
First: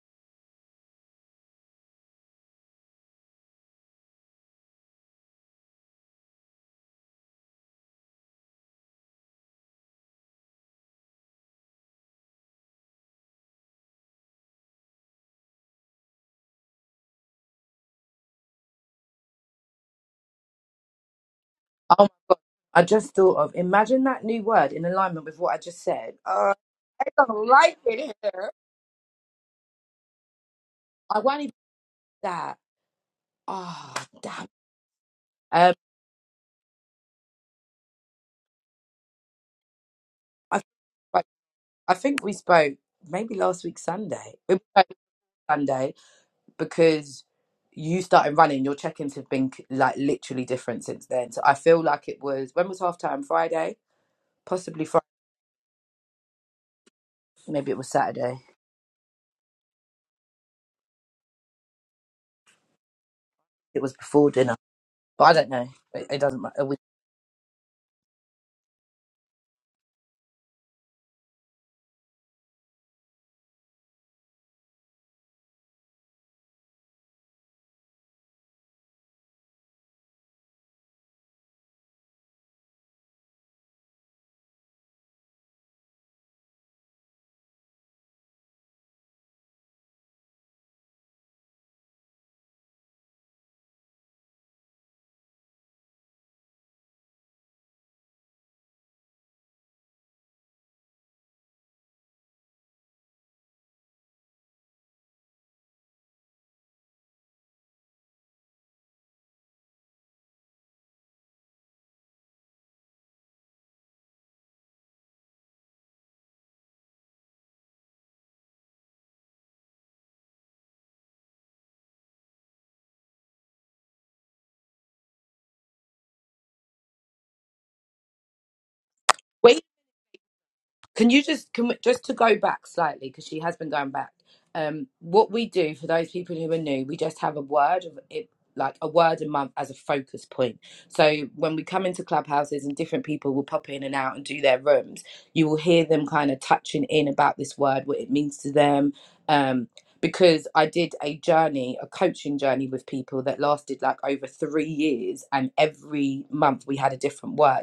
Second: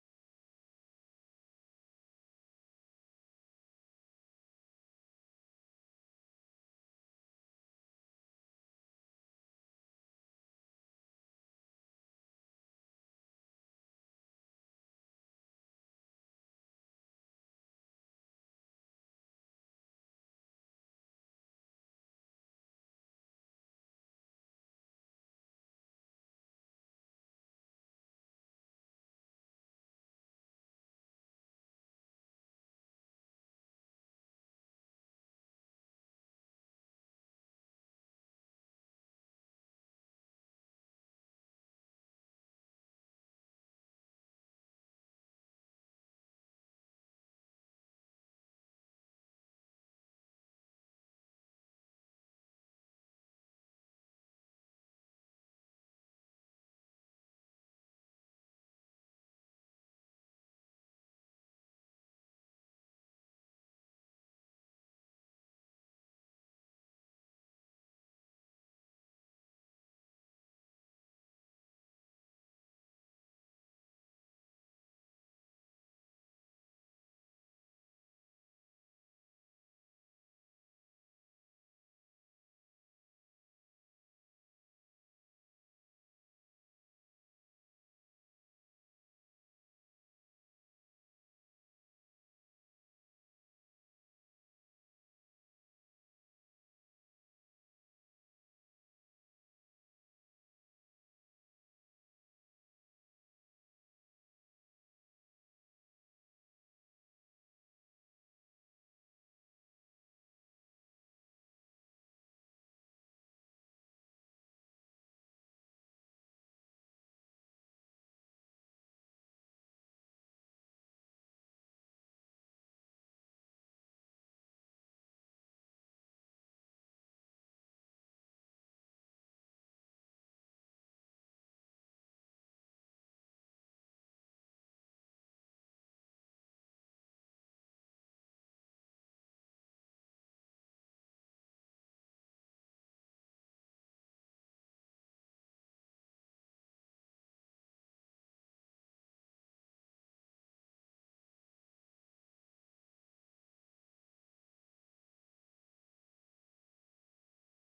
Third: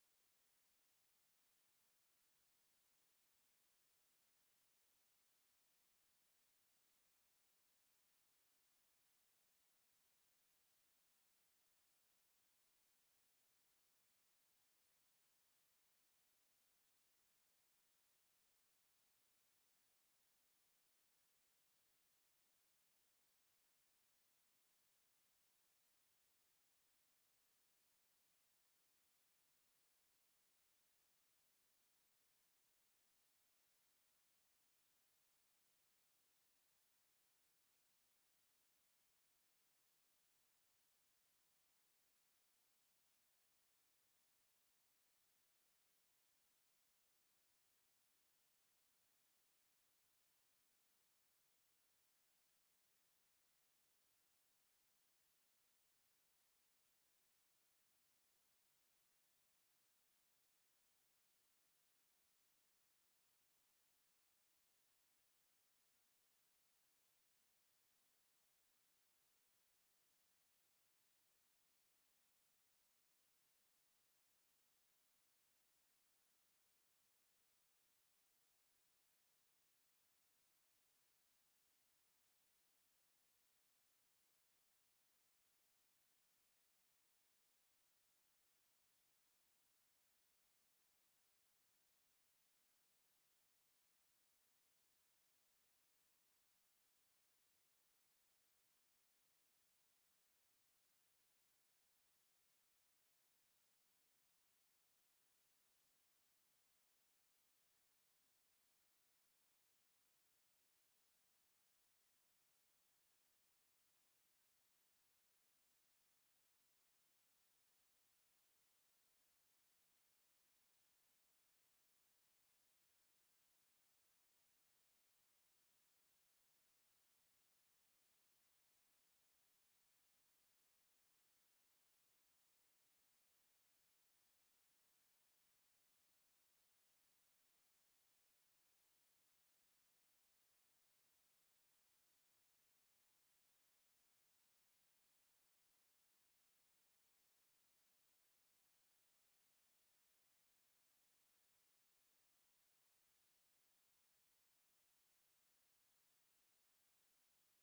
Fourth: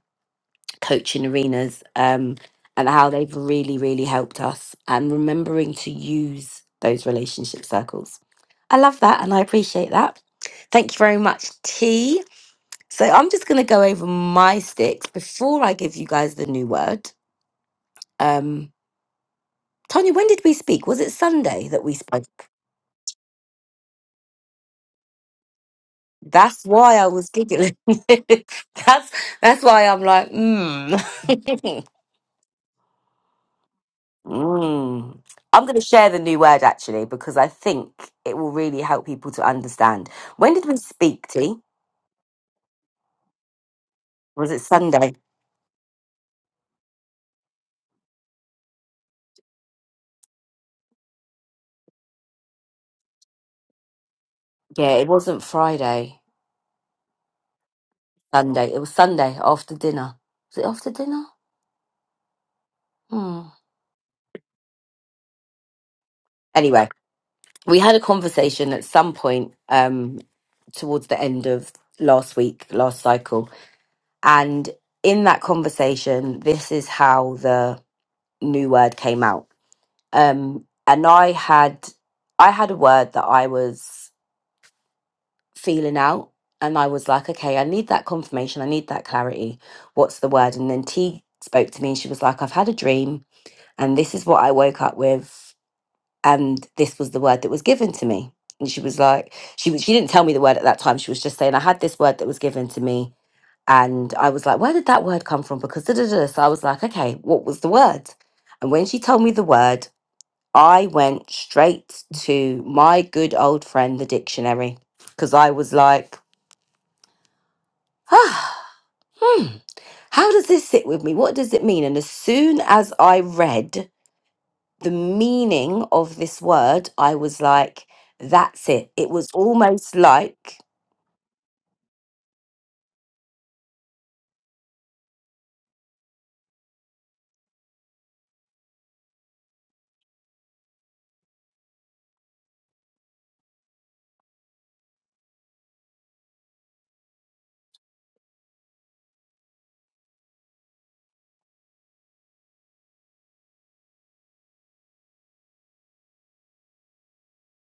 Speaker 1: coaching arenas um, and how they've really, really helped us and remembering to use those relationship circles. I love that and I appreciate that. Thank you very much, T. So I'm just going to go over my sticks before I give you guys the new word. Um, Tanya, when did we speak? Was it Sunday that we
Speaker 2: Oh,
Speaker 1: spoke?
Speaker 2: I just thought of imagine that new word in alignment with what I just said. Uh,
Speaker 1: That's why
Speaker 2: I
Speaker 1: I was
Speaker 2: don't
Speaker 1: giggling.
Speaker 2: like
Speaker 1: [laughs]
Speaker 2: it here.
Speaker 1: that's that's why I'm like,
Speaker 2: I won't even do
Speaker 1: hmm. [laughs]
Speaker 2: that. Oh, damn.
Speaker 1: Mm. I'm
Speaker 2: Um,
Speaker 1: going to share the new word actually because I think it will really help people to understand. When
Speaker 2: I,
Speaker 1: did we
Speaker 2: but
Speaker 1: speak, T?
Speaker 2: I think we spoke maybe last week Sunday.
Speaker 1: Was
Speaker 2: We
Speaker 1: it
Speaker 2: spoke
Speaker 1: Sunday?
Speaker 2: Sunday because you started running. Your check-ins have been like literally different since then. So I feel like it was when was half time Friday, possibly
Speaker 1: Yeah,
Speaker 2: Friday.
Speaker 1: it wasn't Friday.
Speaker 2: Maybe it was Saturday.
Speaker 1: Sunday. It was Sunday after dinner. Was it after dinner? Hmm.
Speaker 2: It was before dinner, but I don't know. It, it doesn't matter. We,
Speaker 1: Anyway, we had a conversation at some point um, towards the end of last week, last cycle. And in that conversation, this is how the new word came out. um and i had i had a word that i was feeling out and i was like okay i need that confirmation i need that clarity what's the word and then t spoke to me and she was like i've had a dream and this is what i woke up with and this was the word that was given to me and she was like she was she didn't tell me the word at that time she was just saying i had this word that was given to me and i was like where did that word come from because da, da, da. so i was like okay what was the word and when she told me the word I went straight to my good old friend, the dictionary, because I was like, ah, hmm, how does this sit with me? What does it mean? And as soon as I read the meaning of this word, I was like, that's it. It was
Speaker 2: Wait,
Speaker 1: almost like,
Speaker 2: Can you just can we, just to go back slightly because she has been going back. Um, what we do for those people who are new, we just have a word of it, like a word a month as a focus point. So when we come into clubhouses and different people will pop in and out and do their rooms, you will hear them kind of touching in about this word, what it means to them. Um, because I did a journey, a coaching journey with people that lasted like over three years, and every month we had a different word.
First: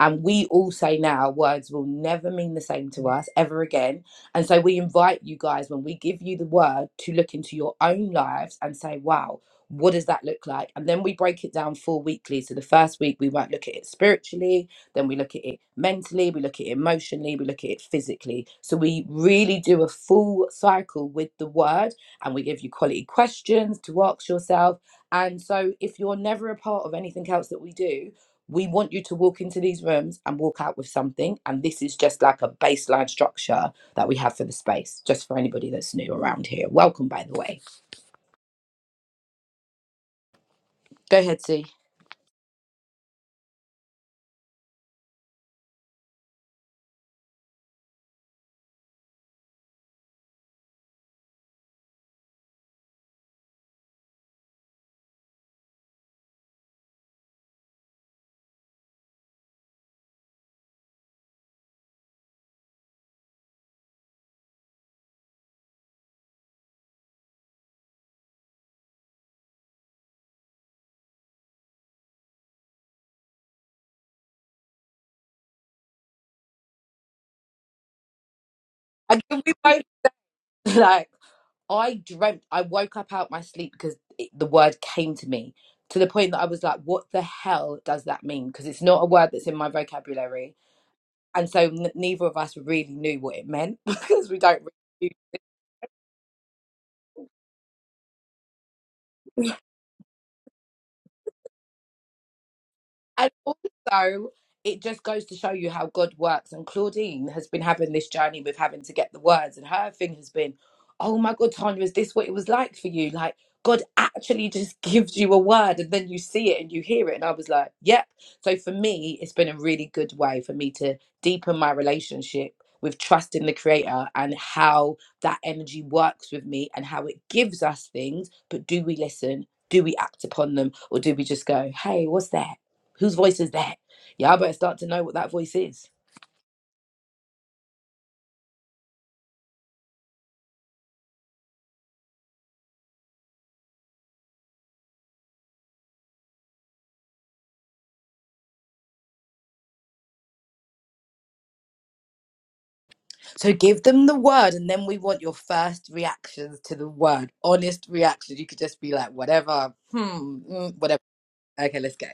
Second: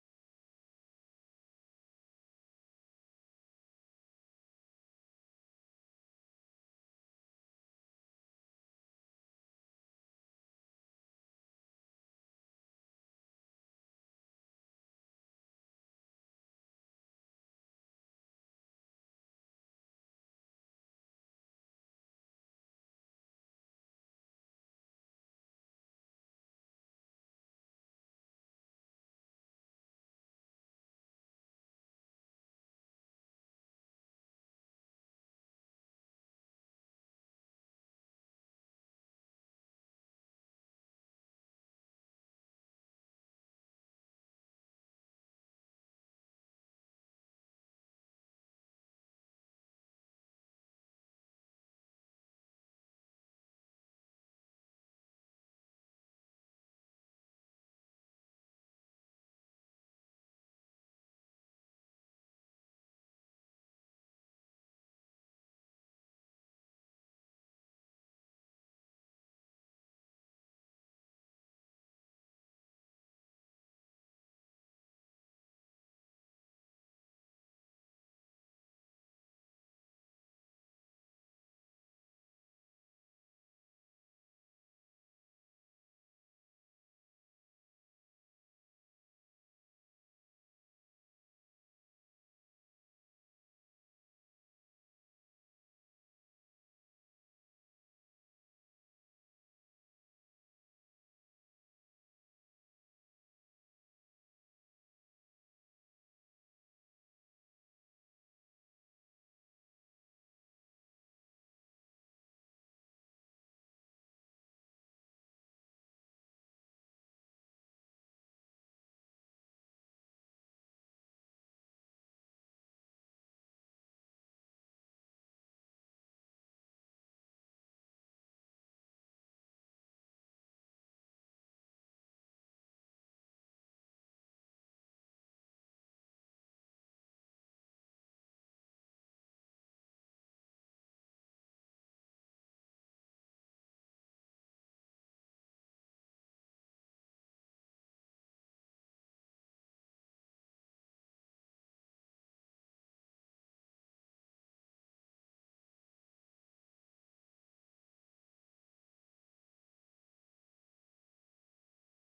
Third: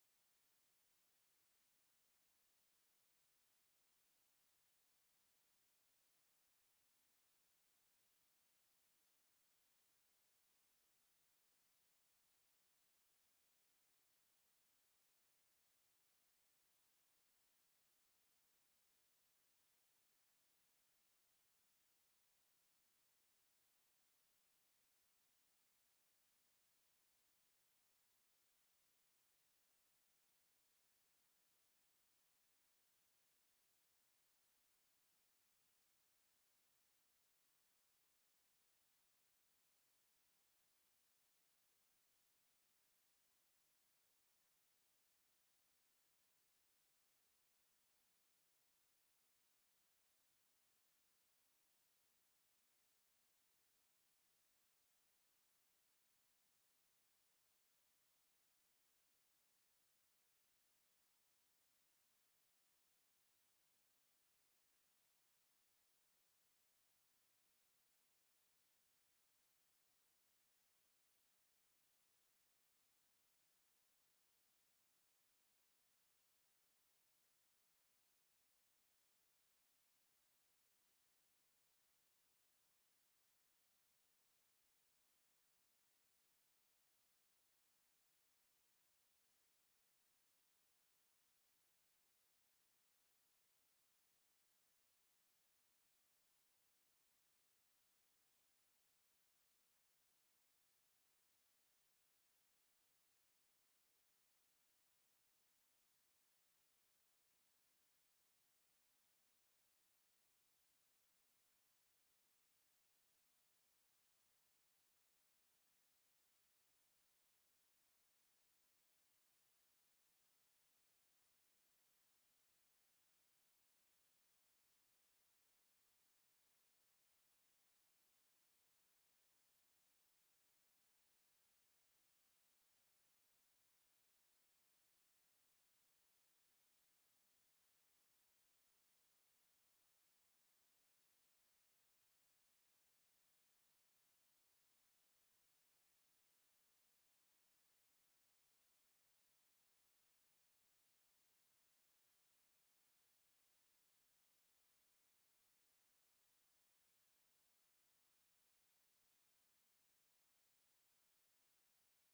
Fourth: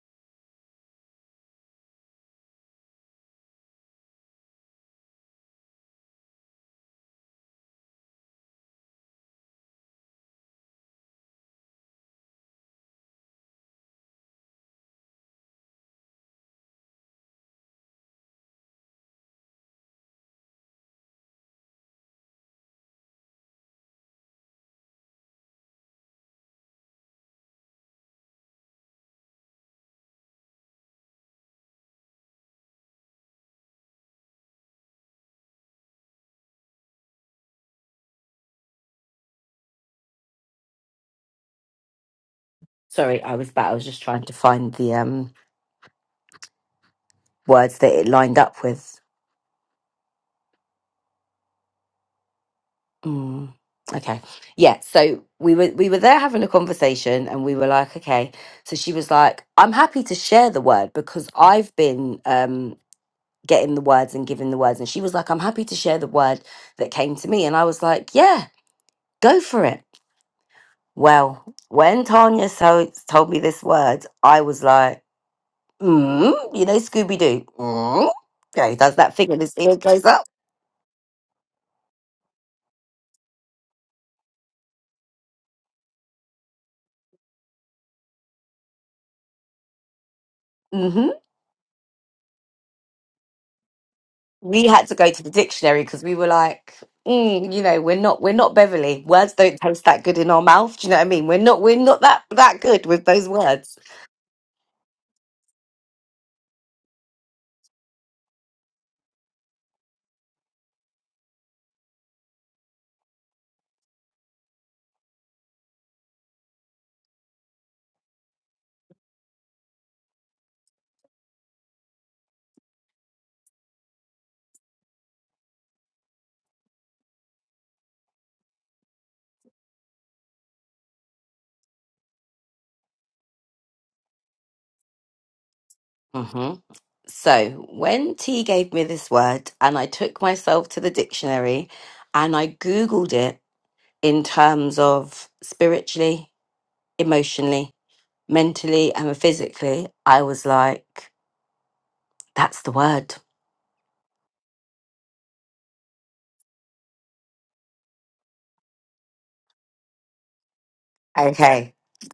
Speaker 2: And we all say now words will never mean the same to us ever again. And so we invite you guys, when we give you the word, to look into your own lives and say, wow, what does that look like? And then we break it down four weekly. So the first week, we might look at it spiritually, then we look at it mentally, we look at it emotionally, we look at it physically. So we really do a full cycle with the word and we give you quality questions to ask yourself. And so if you're never a part of anything else that we do, we want you to walk into these rooms and walk out with something. And this is just like a baseline structure that we have for the space, just for anybody that's new around here. Welcome, by the way. Go ahead, see.
Speaker 1: sorry, I was back. I was just trying to find the um, words that it lined up with. Mm. Okay. Yeah. So we were we were there having a conversation and we were like, okay. So she was like, I'm happy to share the word because I've been um getting the words and giving the words. And she was like, I'm happy to share the word that came to me. And I was like, Yeah, go for it. Well, when Tanya so told me this word, I was like, mm, you know, Scooby Doo. Mm. Yeah, he does that
Speaker 2: And
Speaker 1: thing and
Speaker 2: can we
Speaker 1: his ear
Speaker 2: both,
Speaker 1: goes up.
Speaker 2: [laughs] like, I dreamt, I woke up out my sleep because it, the word came to me to the point that I was like, what the hell does that mean? Because it's not a word that's in my vocabulary.
Speaker 1: Mm-hmm.
Speaker 2: And so n- neither of us really knew what it meant [laughs] because we don't.
Speaker 1: we
Speaker 2: really
Speaker 1: had to go to the dictionary because we were like, mm, you know, we're not we're not Beverly. Words don't taste that good in our mouth. Do you know what I mean? We're not we're not that that good with those
Speaker 2: And
Speaker 1: words.
Speaker 2: also, it just goes to show you how God works. And Claudine has been having this journey with having to get the words, and her thing has been, "Oh my God, Tanya, is this what it was like for you? Like God actually just [laughs] gives you a word, and then you see it and you hear it." And I was like, "Yep." So for me, it's been a really good way for me to deepen my relationship with trust in the creator and how that energy works with me and how it gives us things but do we listen do we act upon them or do we just go hey what's that Whose voice is that? Y'all better start to know what that voice is.
Speaker 1: hmm So when T gave me this word, and I took myself to the dictionary, and I googled it in terms of spiritually, emotionally, mentally, and physically, I was like, that's the word.
Speaker 2: So give them the word, and then we want your first reactions to the word. Honest reactions. You could just be like, whatever, hmm, mm, whatever.
Speaker 1: Okay
Speaker 2: Okay, let's go.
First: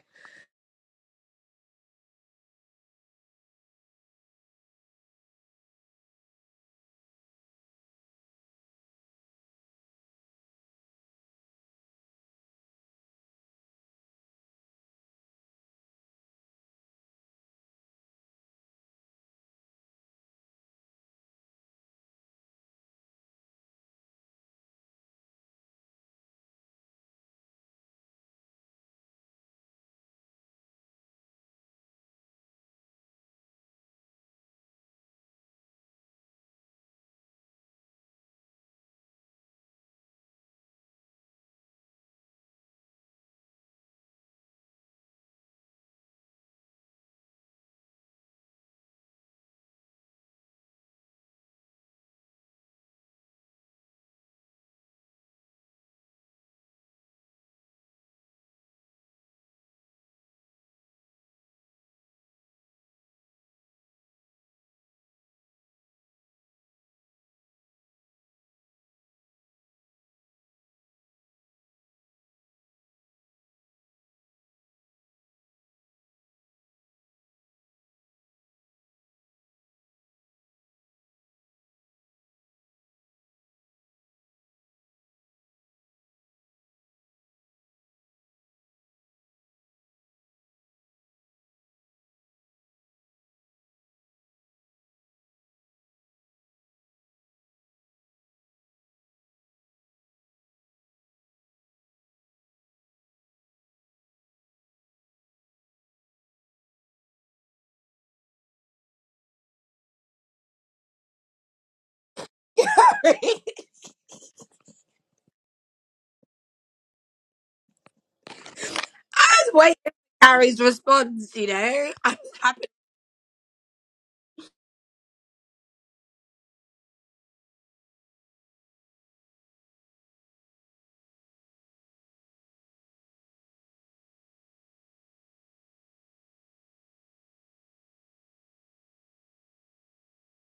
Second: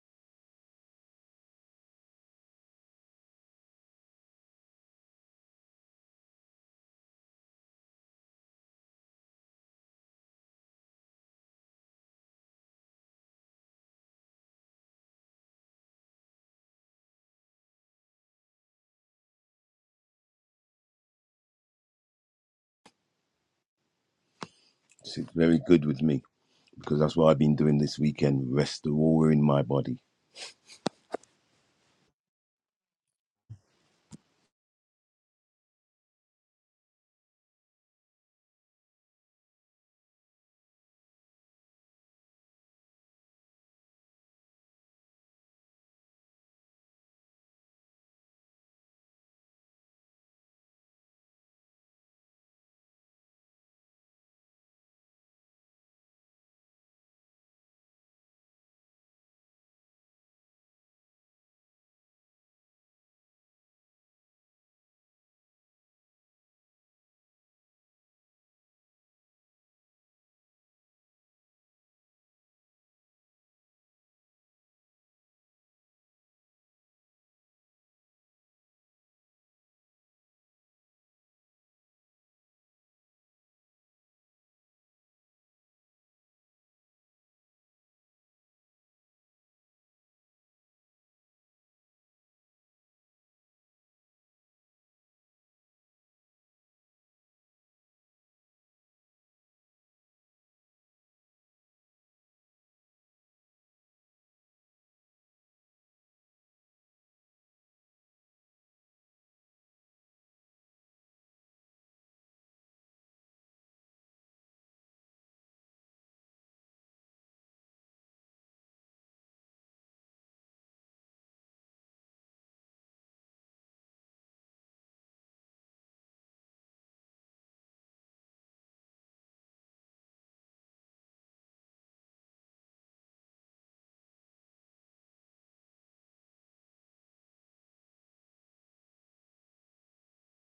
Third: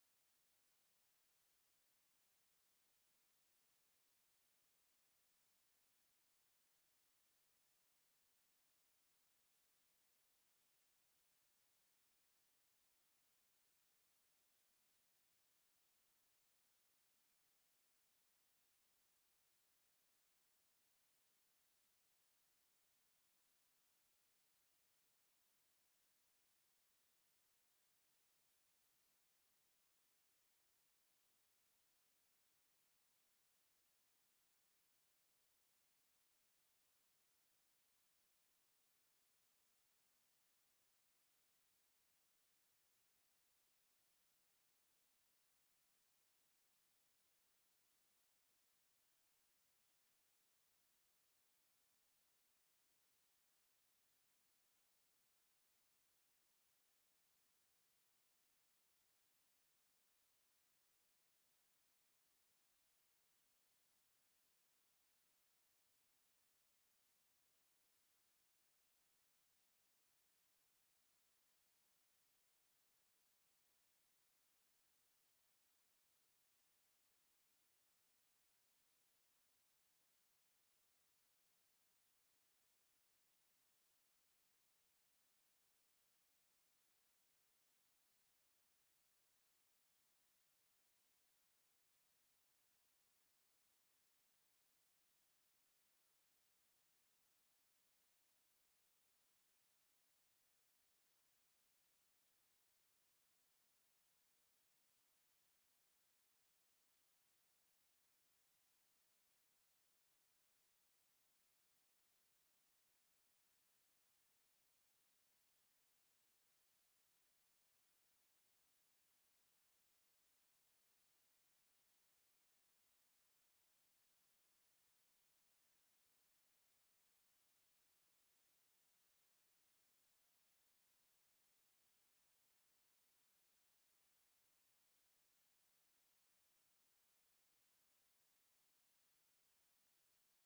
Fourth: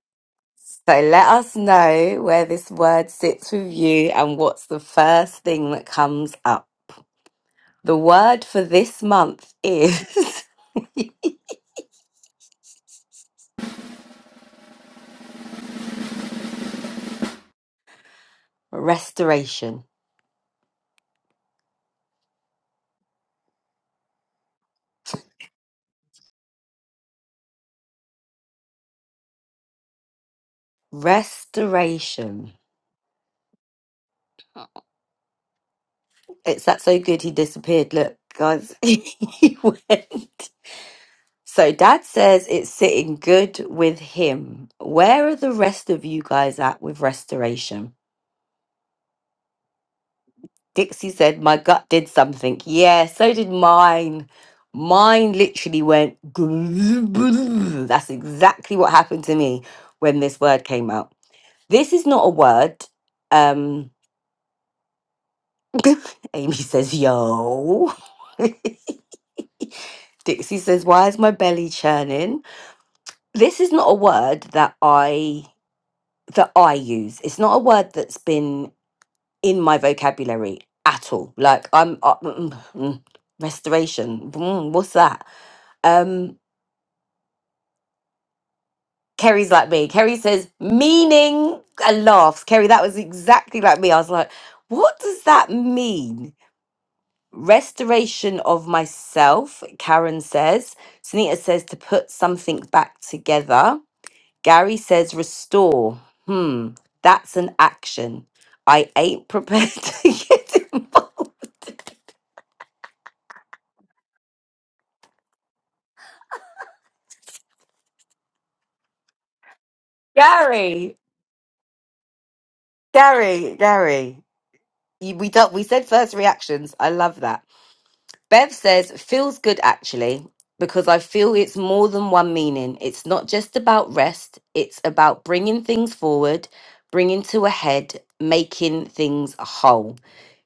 Speaker 1: So let us know where this word sits with you and what's the first thing that comes up. The word for this month is [laughs] restoration.
Speaker 3: It's very good with me because that's what I've been doing this weekend. Restoring my body.
Speaker 1: Restoration. It's that so good he disappeared. Look, guys, [laughs] he went. So dad says it's sitting good with him. Where are the rest of you guys at with restoration? Dixie said, My gut did something. Yeah, so did mine. Mine literally went. [laughs] That's exactly what happened to me when this word came out. This is not a word. Um, [laughs] Amy says, Yo. [laughs] Dixie says, Why is my belly churning? This is not a word that I. That I use. It's not a word that's been in my vocabulary at all. Like I'm uh, mm, mm, mm, restoration. mm, what's that? Um, Kerry's like me. Kerry says meaning and laughs. Kerry, that was exactly like me. I was like, what does that mean? Restoration of myself, Karen says. Sunita says to put something back together. Gary says restore. Hmm, that's an action. I ain't prepared [laughs] to get involved.
Speaker 2: [laughs] Just wait for Harry's
Speaker 1: Gary.
Speaker 2: response, you know? [laughs] I'm happy.
Speaker 1: Gary, Gary, you, we do, we said first reactions. I love that. Bev says feels good actually because I feel it's more than one meaning. It's not just about rest. It's about bringing things forward, bringing to a head, making things whole.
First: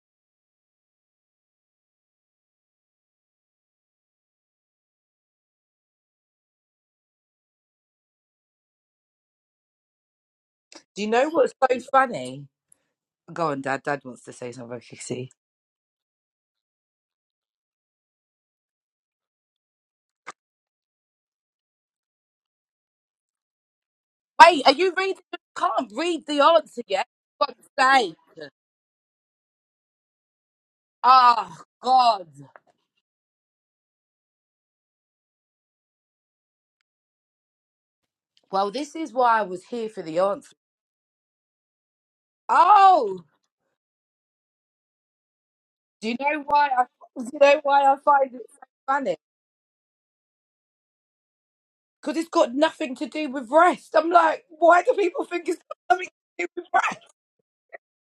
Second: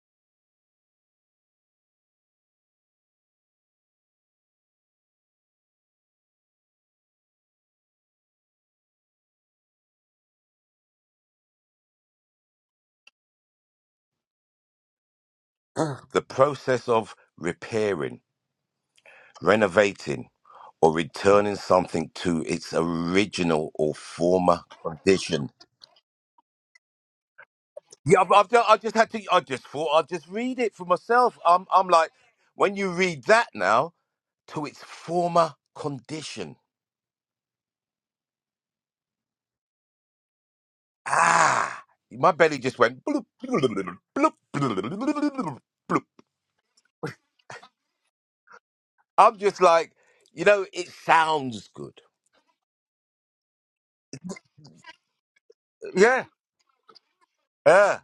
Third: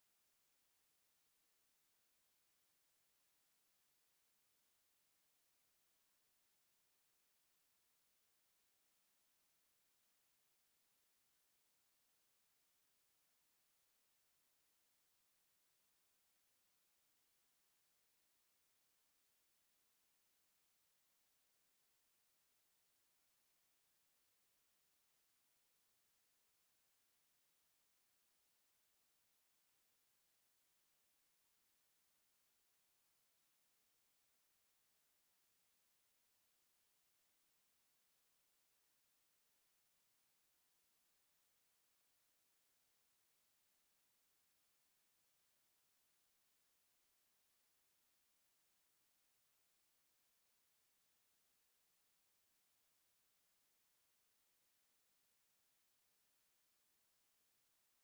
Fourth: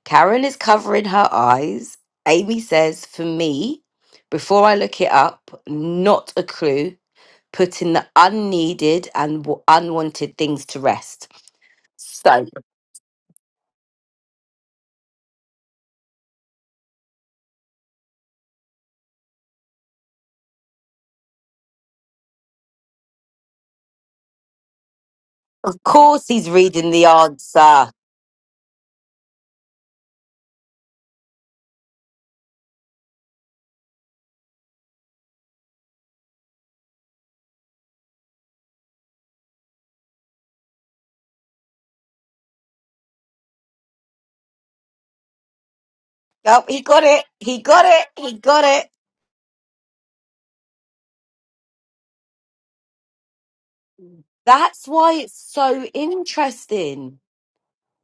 Speaker 1: Karen is covering her eyes. Amy says for me, before I look it up, not a clue. Putting the unneeded and w- unwanted things to
Speaker 2: Do you know
Speaker 1: rest.
Speaker 2: what's so funny?
Speaker 1: So.
Speaker 2: Go on, Dad. Dad wants to say something. Kissy.
Speaker 3: [gasps] the process of repairing, renovating, or returning something to its original or former
Speaker 2: Wait, are you reading?
Speaker 3: condition.
Speaker 2: can't read
Speaker 1: course
Speaker 2: the
Speaker 1: he's
Speaker 2: answer
Speaker 1: reading the
Speaker 2: yet. For
Speaker 1: answer.
Speaker 2: God's sake.
Speaker 3: Yeah, I've, I've, ju- I just had to. I just thought I'd just read it for myself.
Speaker 2: Oh,
Speaker 3: I'm, I'm like,
Speaker 2: God.
Speaker 3: when you read that now to its former condition.
Speaker 2: Well, this is why I was here for the answer.
Speaker 3: Ah, my belly just went.
Speaker 2: Oh!
Speaker 3: Bloop, bloop, bloop, bloop, bloop.
Speaker 2: Do you know
Speaker 1: Oh,
Speaker 2: why
Speaker 1: he
Speaker 2: I?
Speaker 1: got it.
Speaker 2: Do you know
Speaker 1: He
Speaker 2: why
Speaker 1: got
Speaker 2: I
Speaker 1: it.
Speaker 2: find
Speaker 1: He
Speaker 2: it so
Speaker 1: got it.
Speaker 2: funny?
Speaker 3: I'm just like, you know, it sounds good.
Speaker 2: Because it's got nothing to do with rest. I'm like, why
Speaker 1: That's
Speaker 2: do
Speaker 1: why
Speaker 2: people
Speaker 1: it's
Speaker 2: think it's got
Speaker 1: so
Speaker 2: something
Speaker 3: Yeah,
Speaker 2: to do with rest?
Speaker 1: interesting.
Speaker 3: yeah.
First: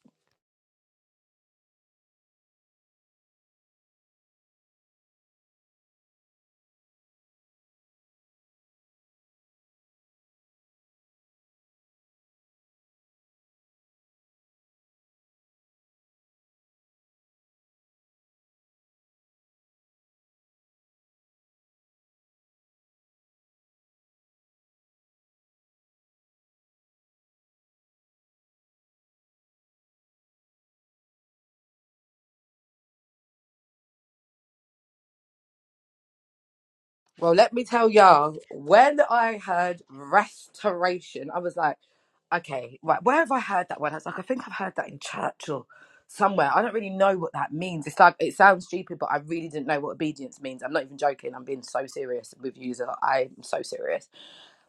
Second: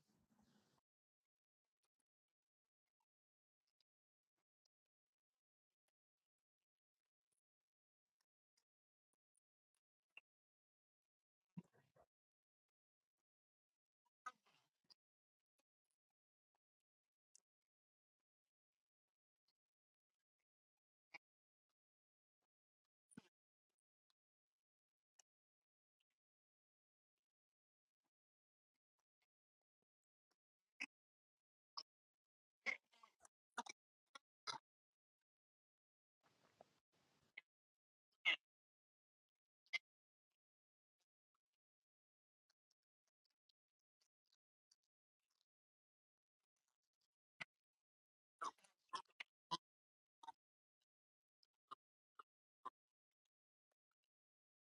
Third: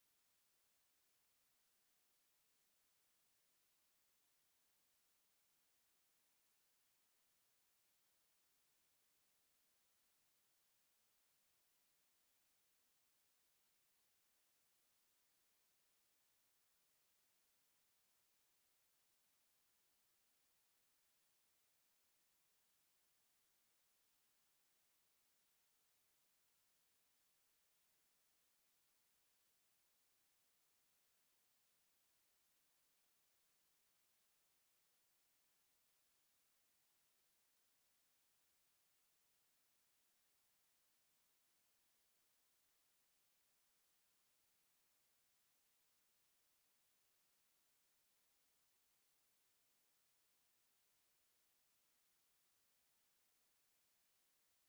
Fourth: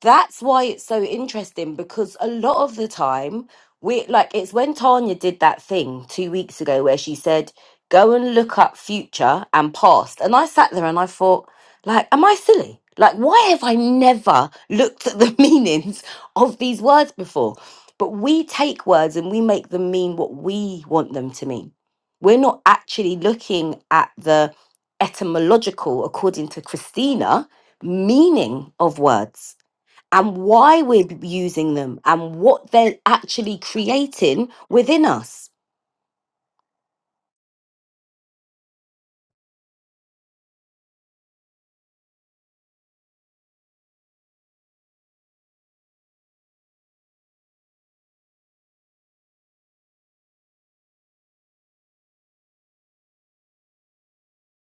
Speaker 1: that's why it's so interesting because a lot of the time we like it's when Tanya did that thing two weeks ago where she said, Go and look up future and past. And I sat there and I thought, like, am I silly? Like, why have I never looked at the [laughs] meanings of these words before? But we take words and we make them mean what we want them to mean. We're not actually looking at the etymological, according to Christina, meaning of words and why we're using them and what they're actually creating within us.
Speaker 2: Well, let me tell y'all. When I heard restoration, I was like, okay, right, where have I heard that word? I was like, I think I've heard that in church or somewhere. I don't really know what that means. It's like it sounds stupid, but I really didn't know what obedience means. I'm not even joking. I'm being so serious with you. Zara. I'm so serious.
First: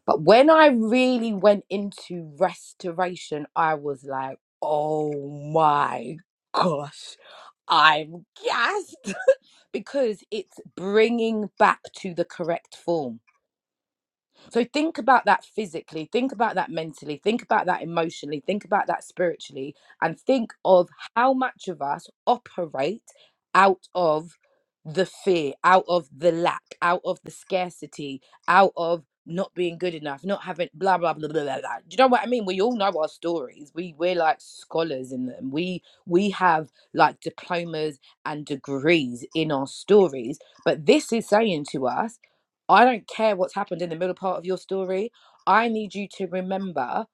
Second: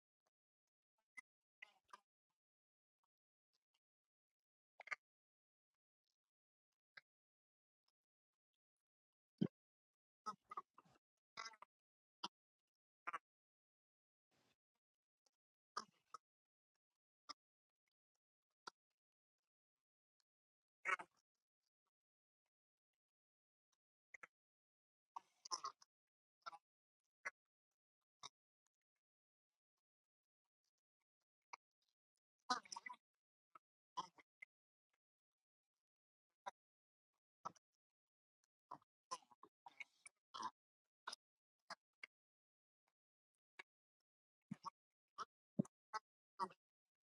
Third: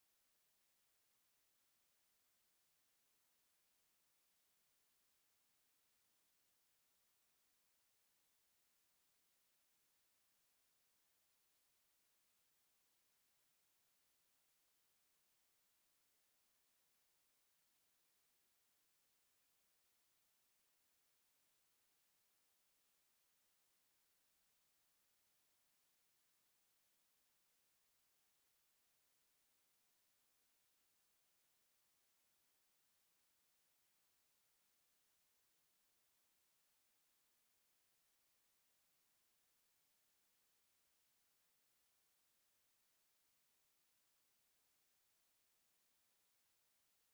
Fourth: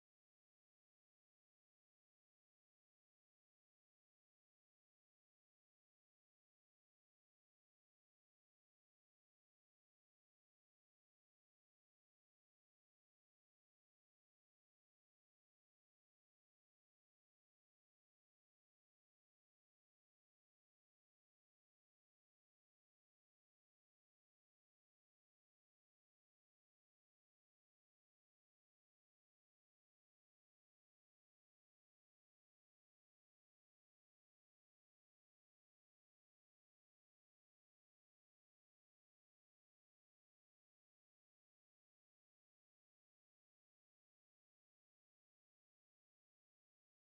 Speaker 2: But when I really went into restoration, I was like, oh my gosh, I'm gassed [laughs] because it's bringing back to the correct form so think about that physically, think about that mentally, think about that emotionally, think about that spiritually, and think of how much of us operate out of the fear, out of the lack, out of the scarcity, out of not being good enough, not having blah blah blah blah blah. blah. Do you know what I mean? We all know our stories. We we're like scholars in them. We we have like diplomas and degrees in our stories. But this is saying to us I don't care what's happened in the middle part of your story. I need you to remember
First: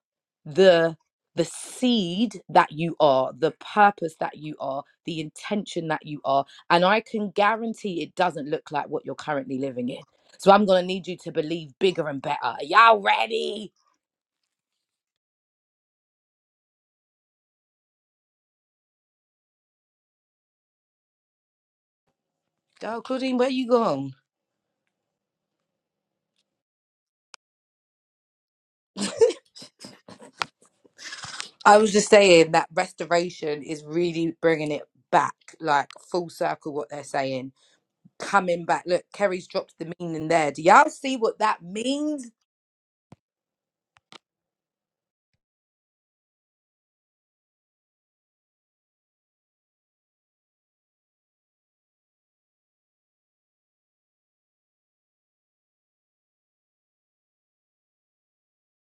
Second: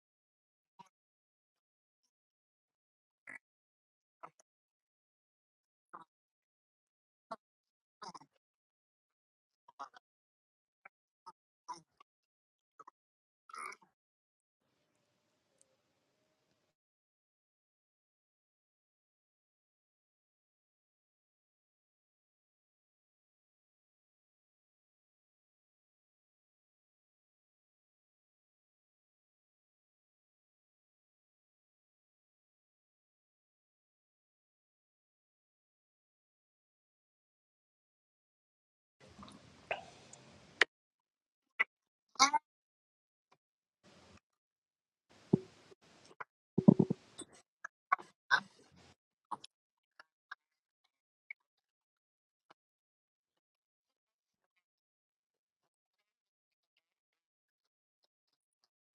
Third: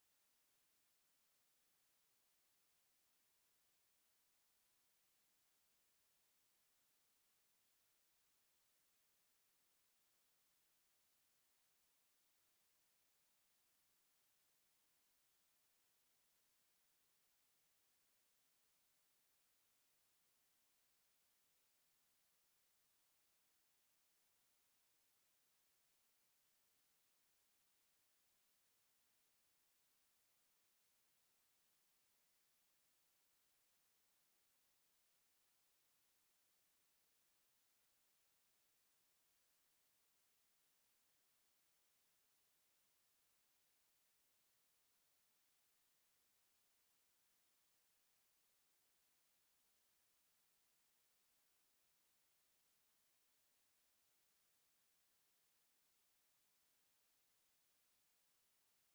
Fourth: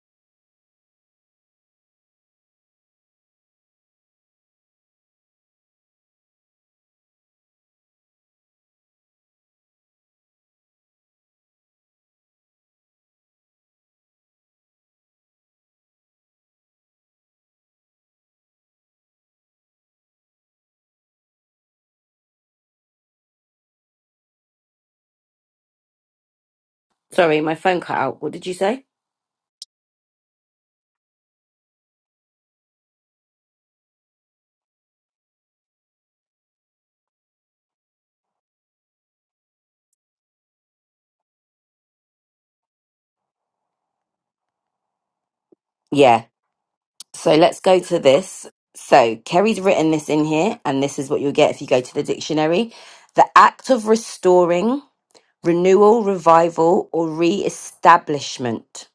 Speaker 2: the the seed that you are, the purpose that you are, the intention that you are, and I can guarantee it doesn't look like what you're currently living in. So I'm gonna need you to believe bigger and better. Are y'all ready? Go, Claudine. Where you gone?
Speaker 1: Sorry, my phone cut out. What did you say?
Speaker 2: I was just saying that restoration is really bringing it back, like full circle. What they're saying coming back. Look, Kerry's dropped the meaning there. Do y'all see what that means?
Speaker 1: Yeah. So let's go to this. So Kerry's written this in here, and this is what you'll get if you go to the dictionary. The act of restoring, renewal, revival, or re establishment.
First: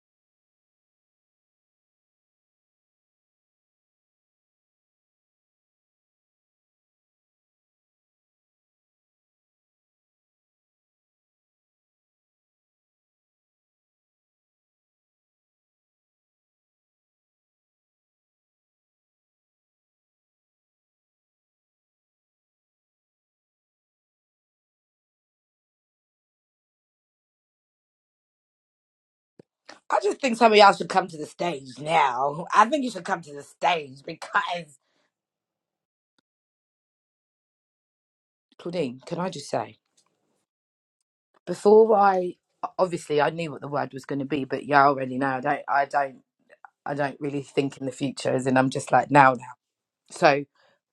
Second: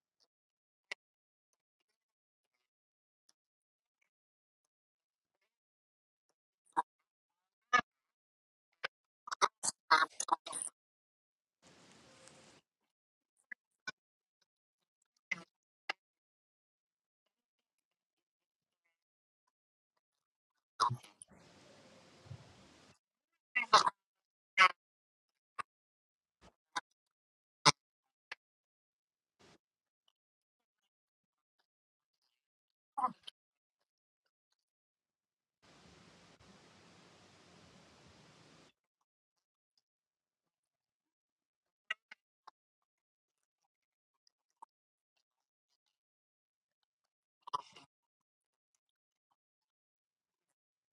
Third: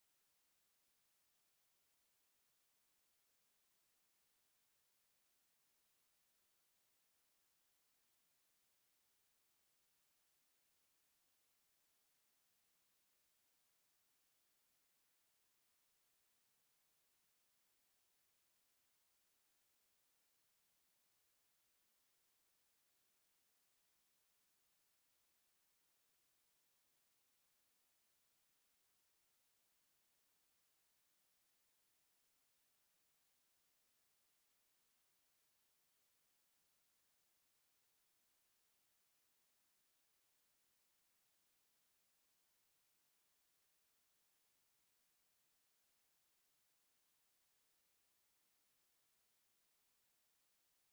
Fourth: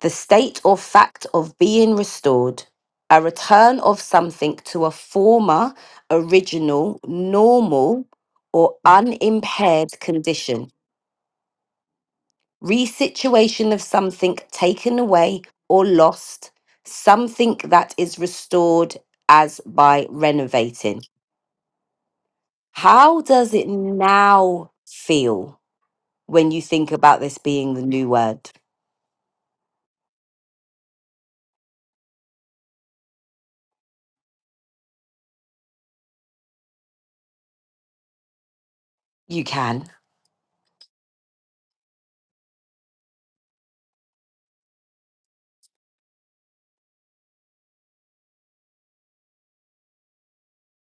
Speaker 1: the state or fact of being restored, a return of something to a former, original, normal, or unimpaired condition, resituation of something taken away or lost, something that is restored as by renovating. How does it now feel when you think about this being the new word?
Speaker 2: I just think some of y'all should come to the stage now. I think you should come to the stage because Claudine, can I
Speaker 1: You
Speaker 2: just say
Speaker 1: can.
Speaker 2: before I obviously I knew what the word was going to be, but y'all already know I don't, I don't, I don't really think in the future. As in, I'm just like now, now. So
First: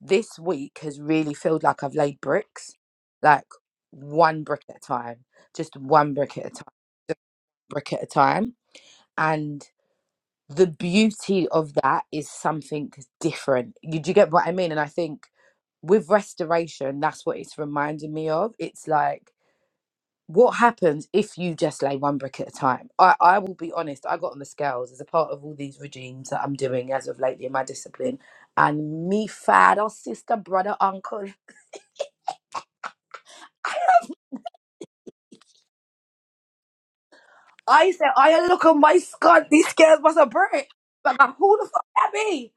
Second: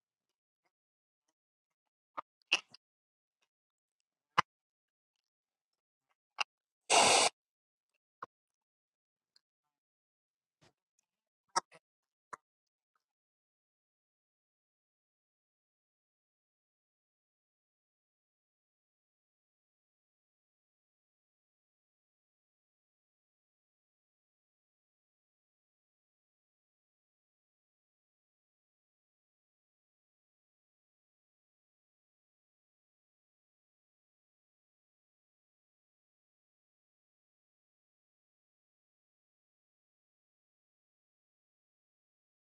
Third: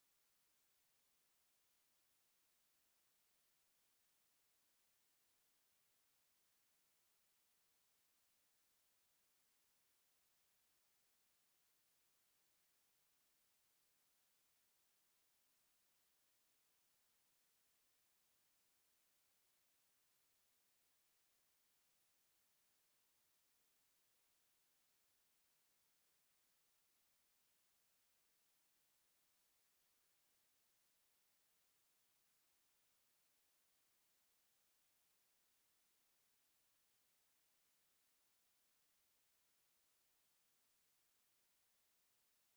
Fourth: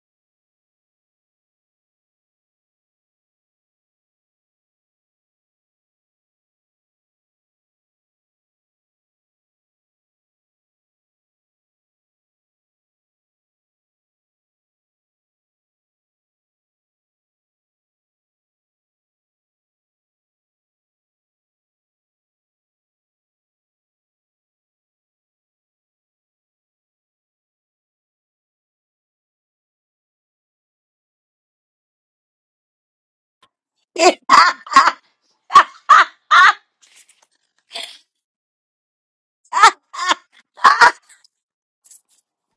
Speaker 2: this week has really felt like I've laid bricks, like one brick at a time, just one brick at a time, just brick at a time, and. the beauty of that is something different. You, do you get what I mean? And I think with restoration, that's what it's reminding me of. It's like, what happens if you just lay one brick at a time? I, I will be honest, I got on the scales as a part of all these regimes that I'm doing as of lately in my discipline. And me father, sister, brother, uncle. [laughs] I said, I look on my scunt, these scales must have break. But like, who the fuck that be?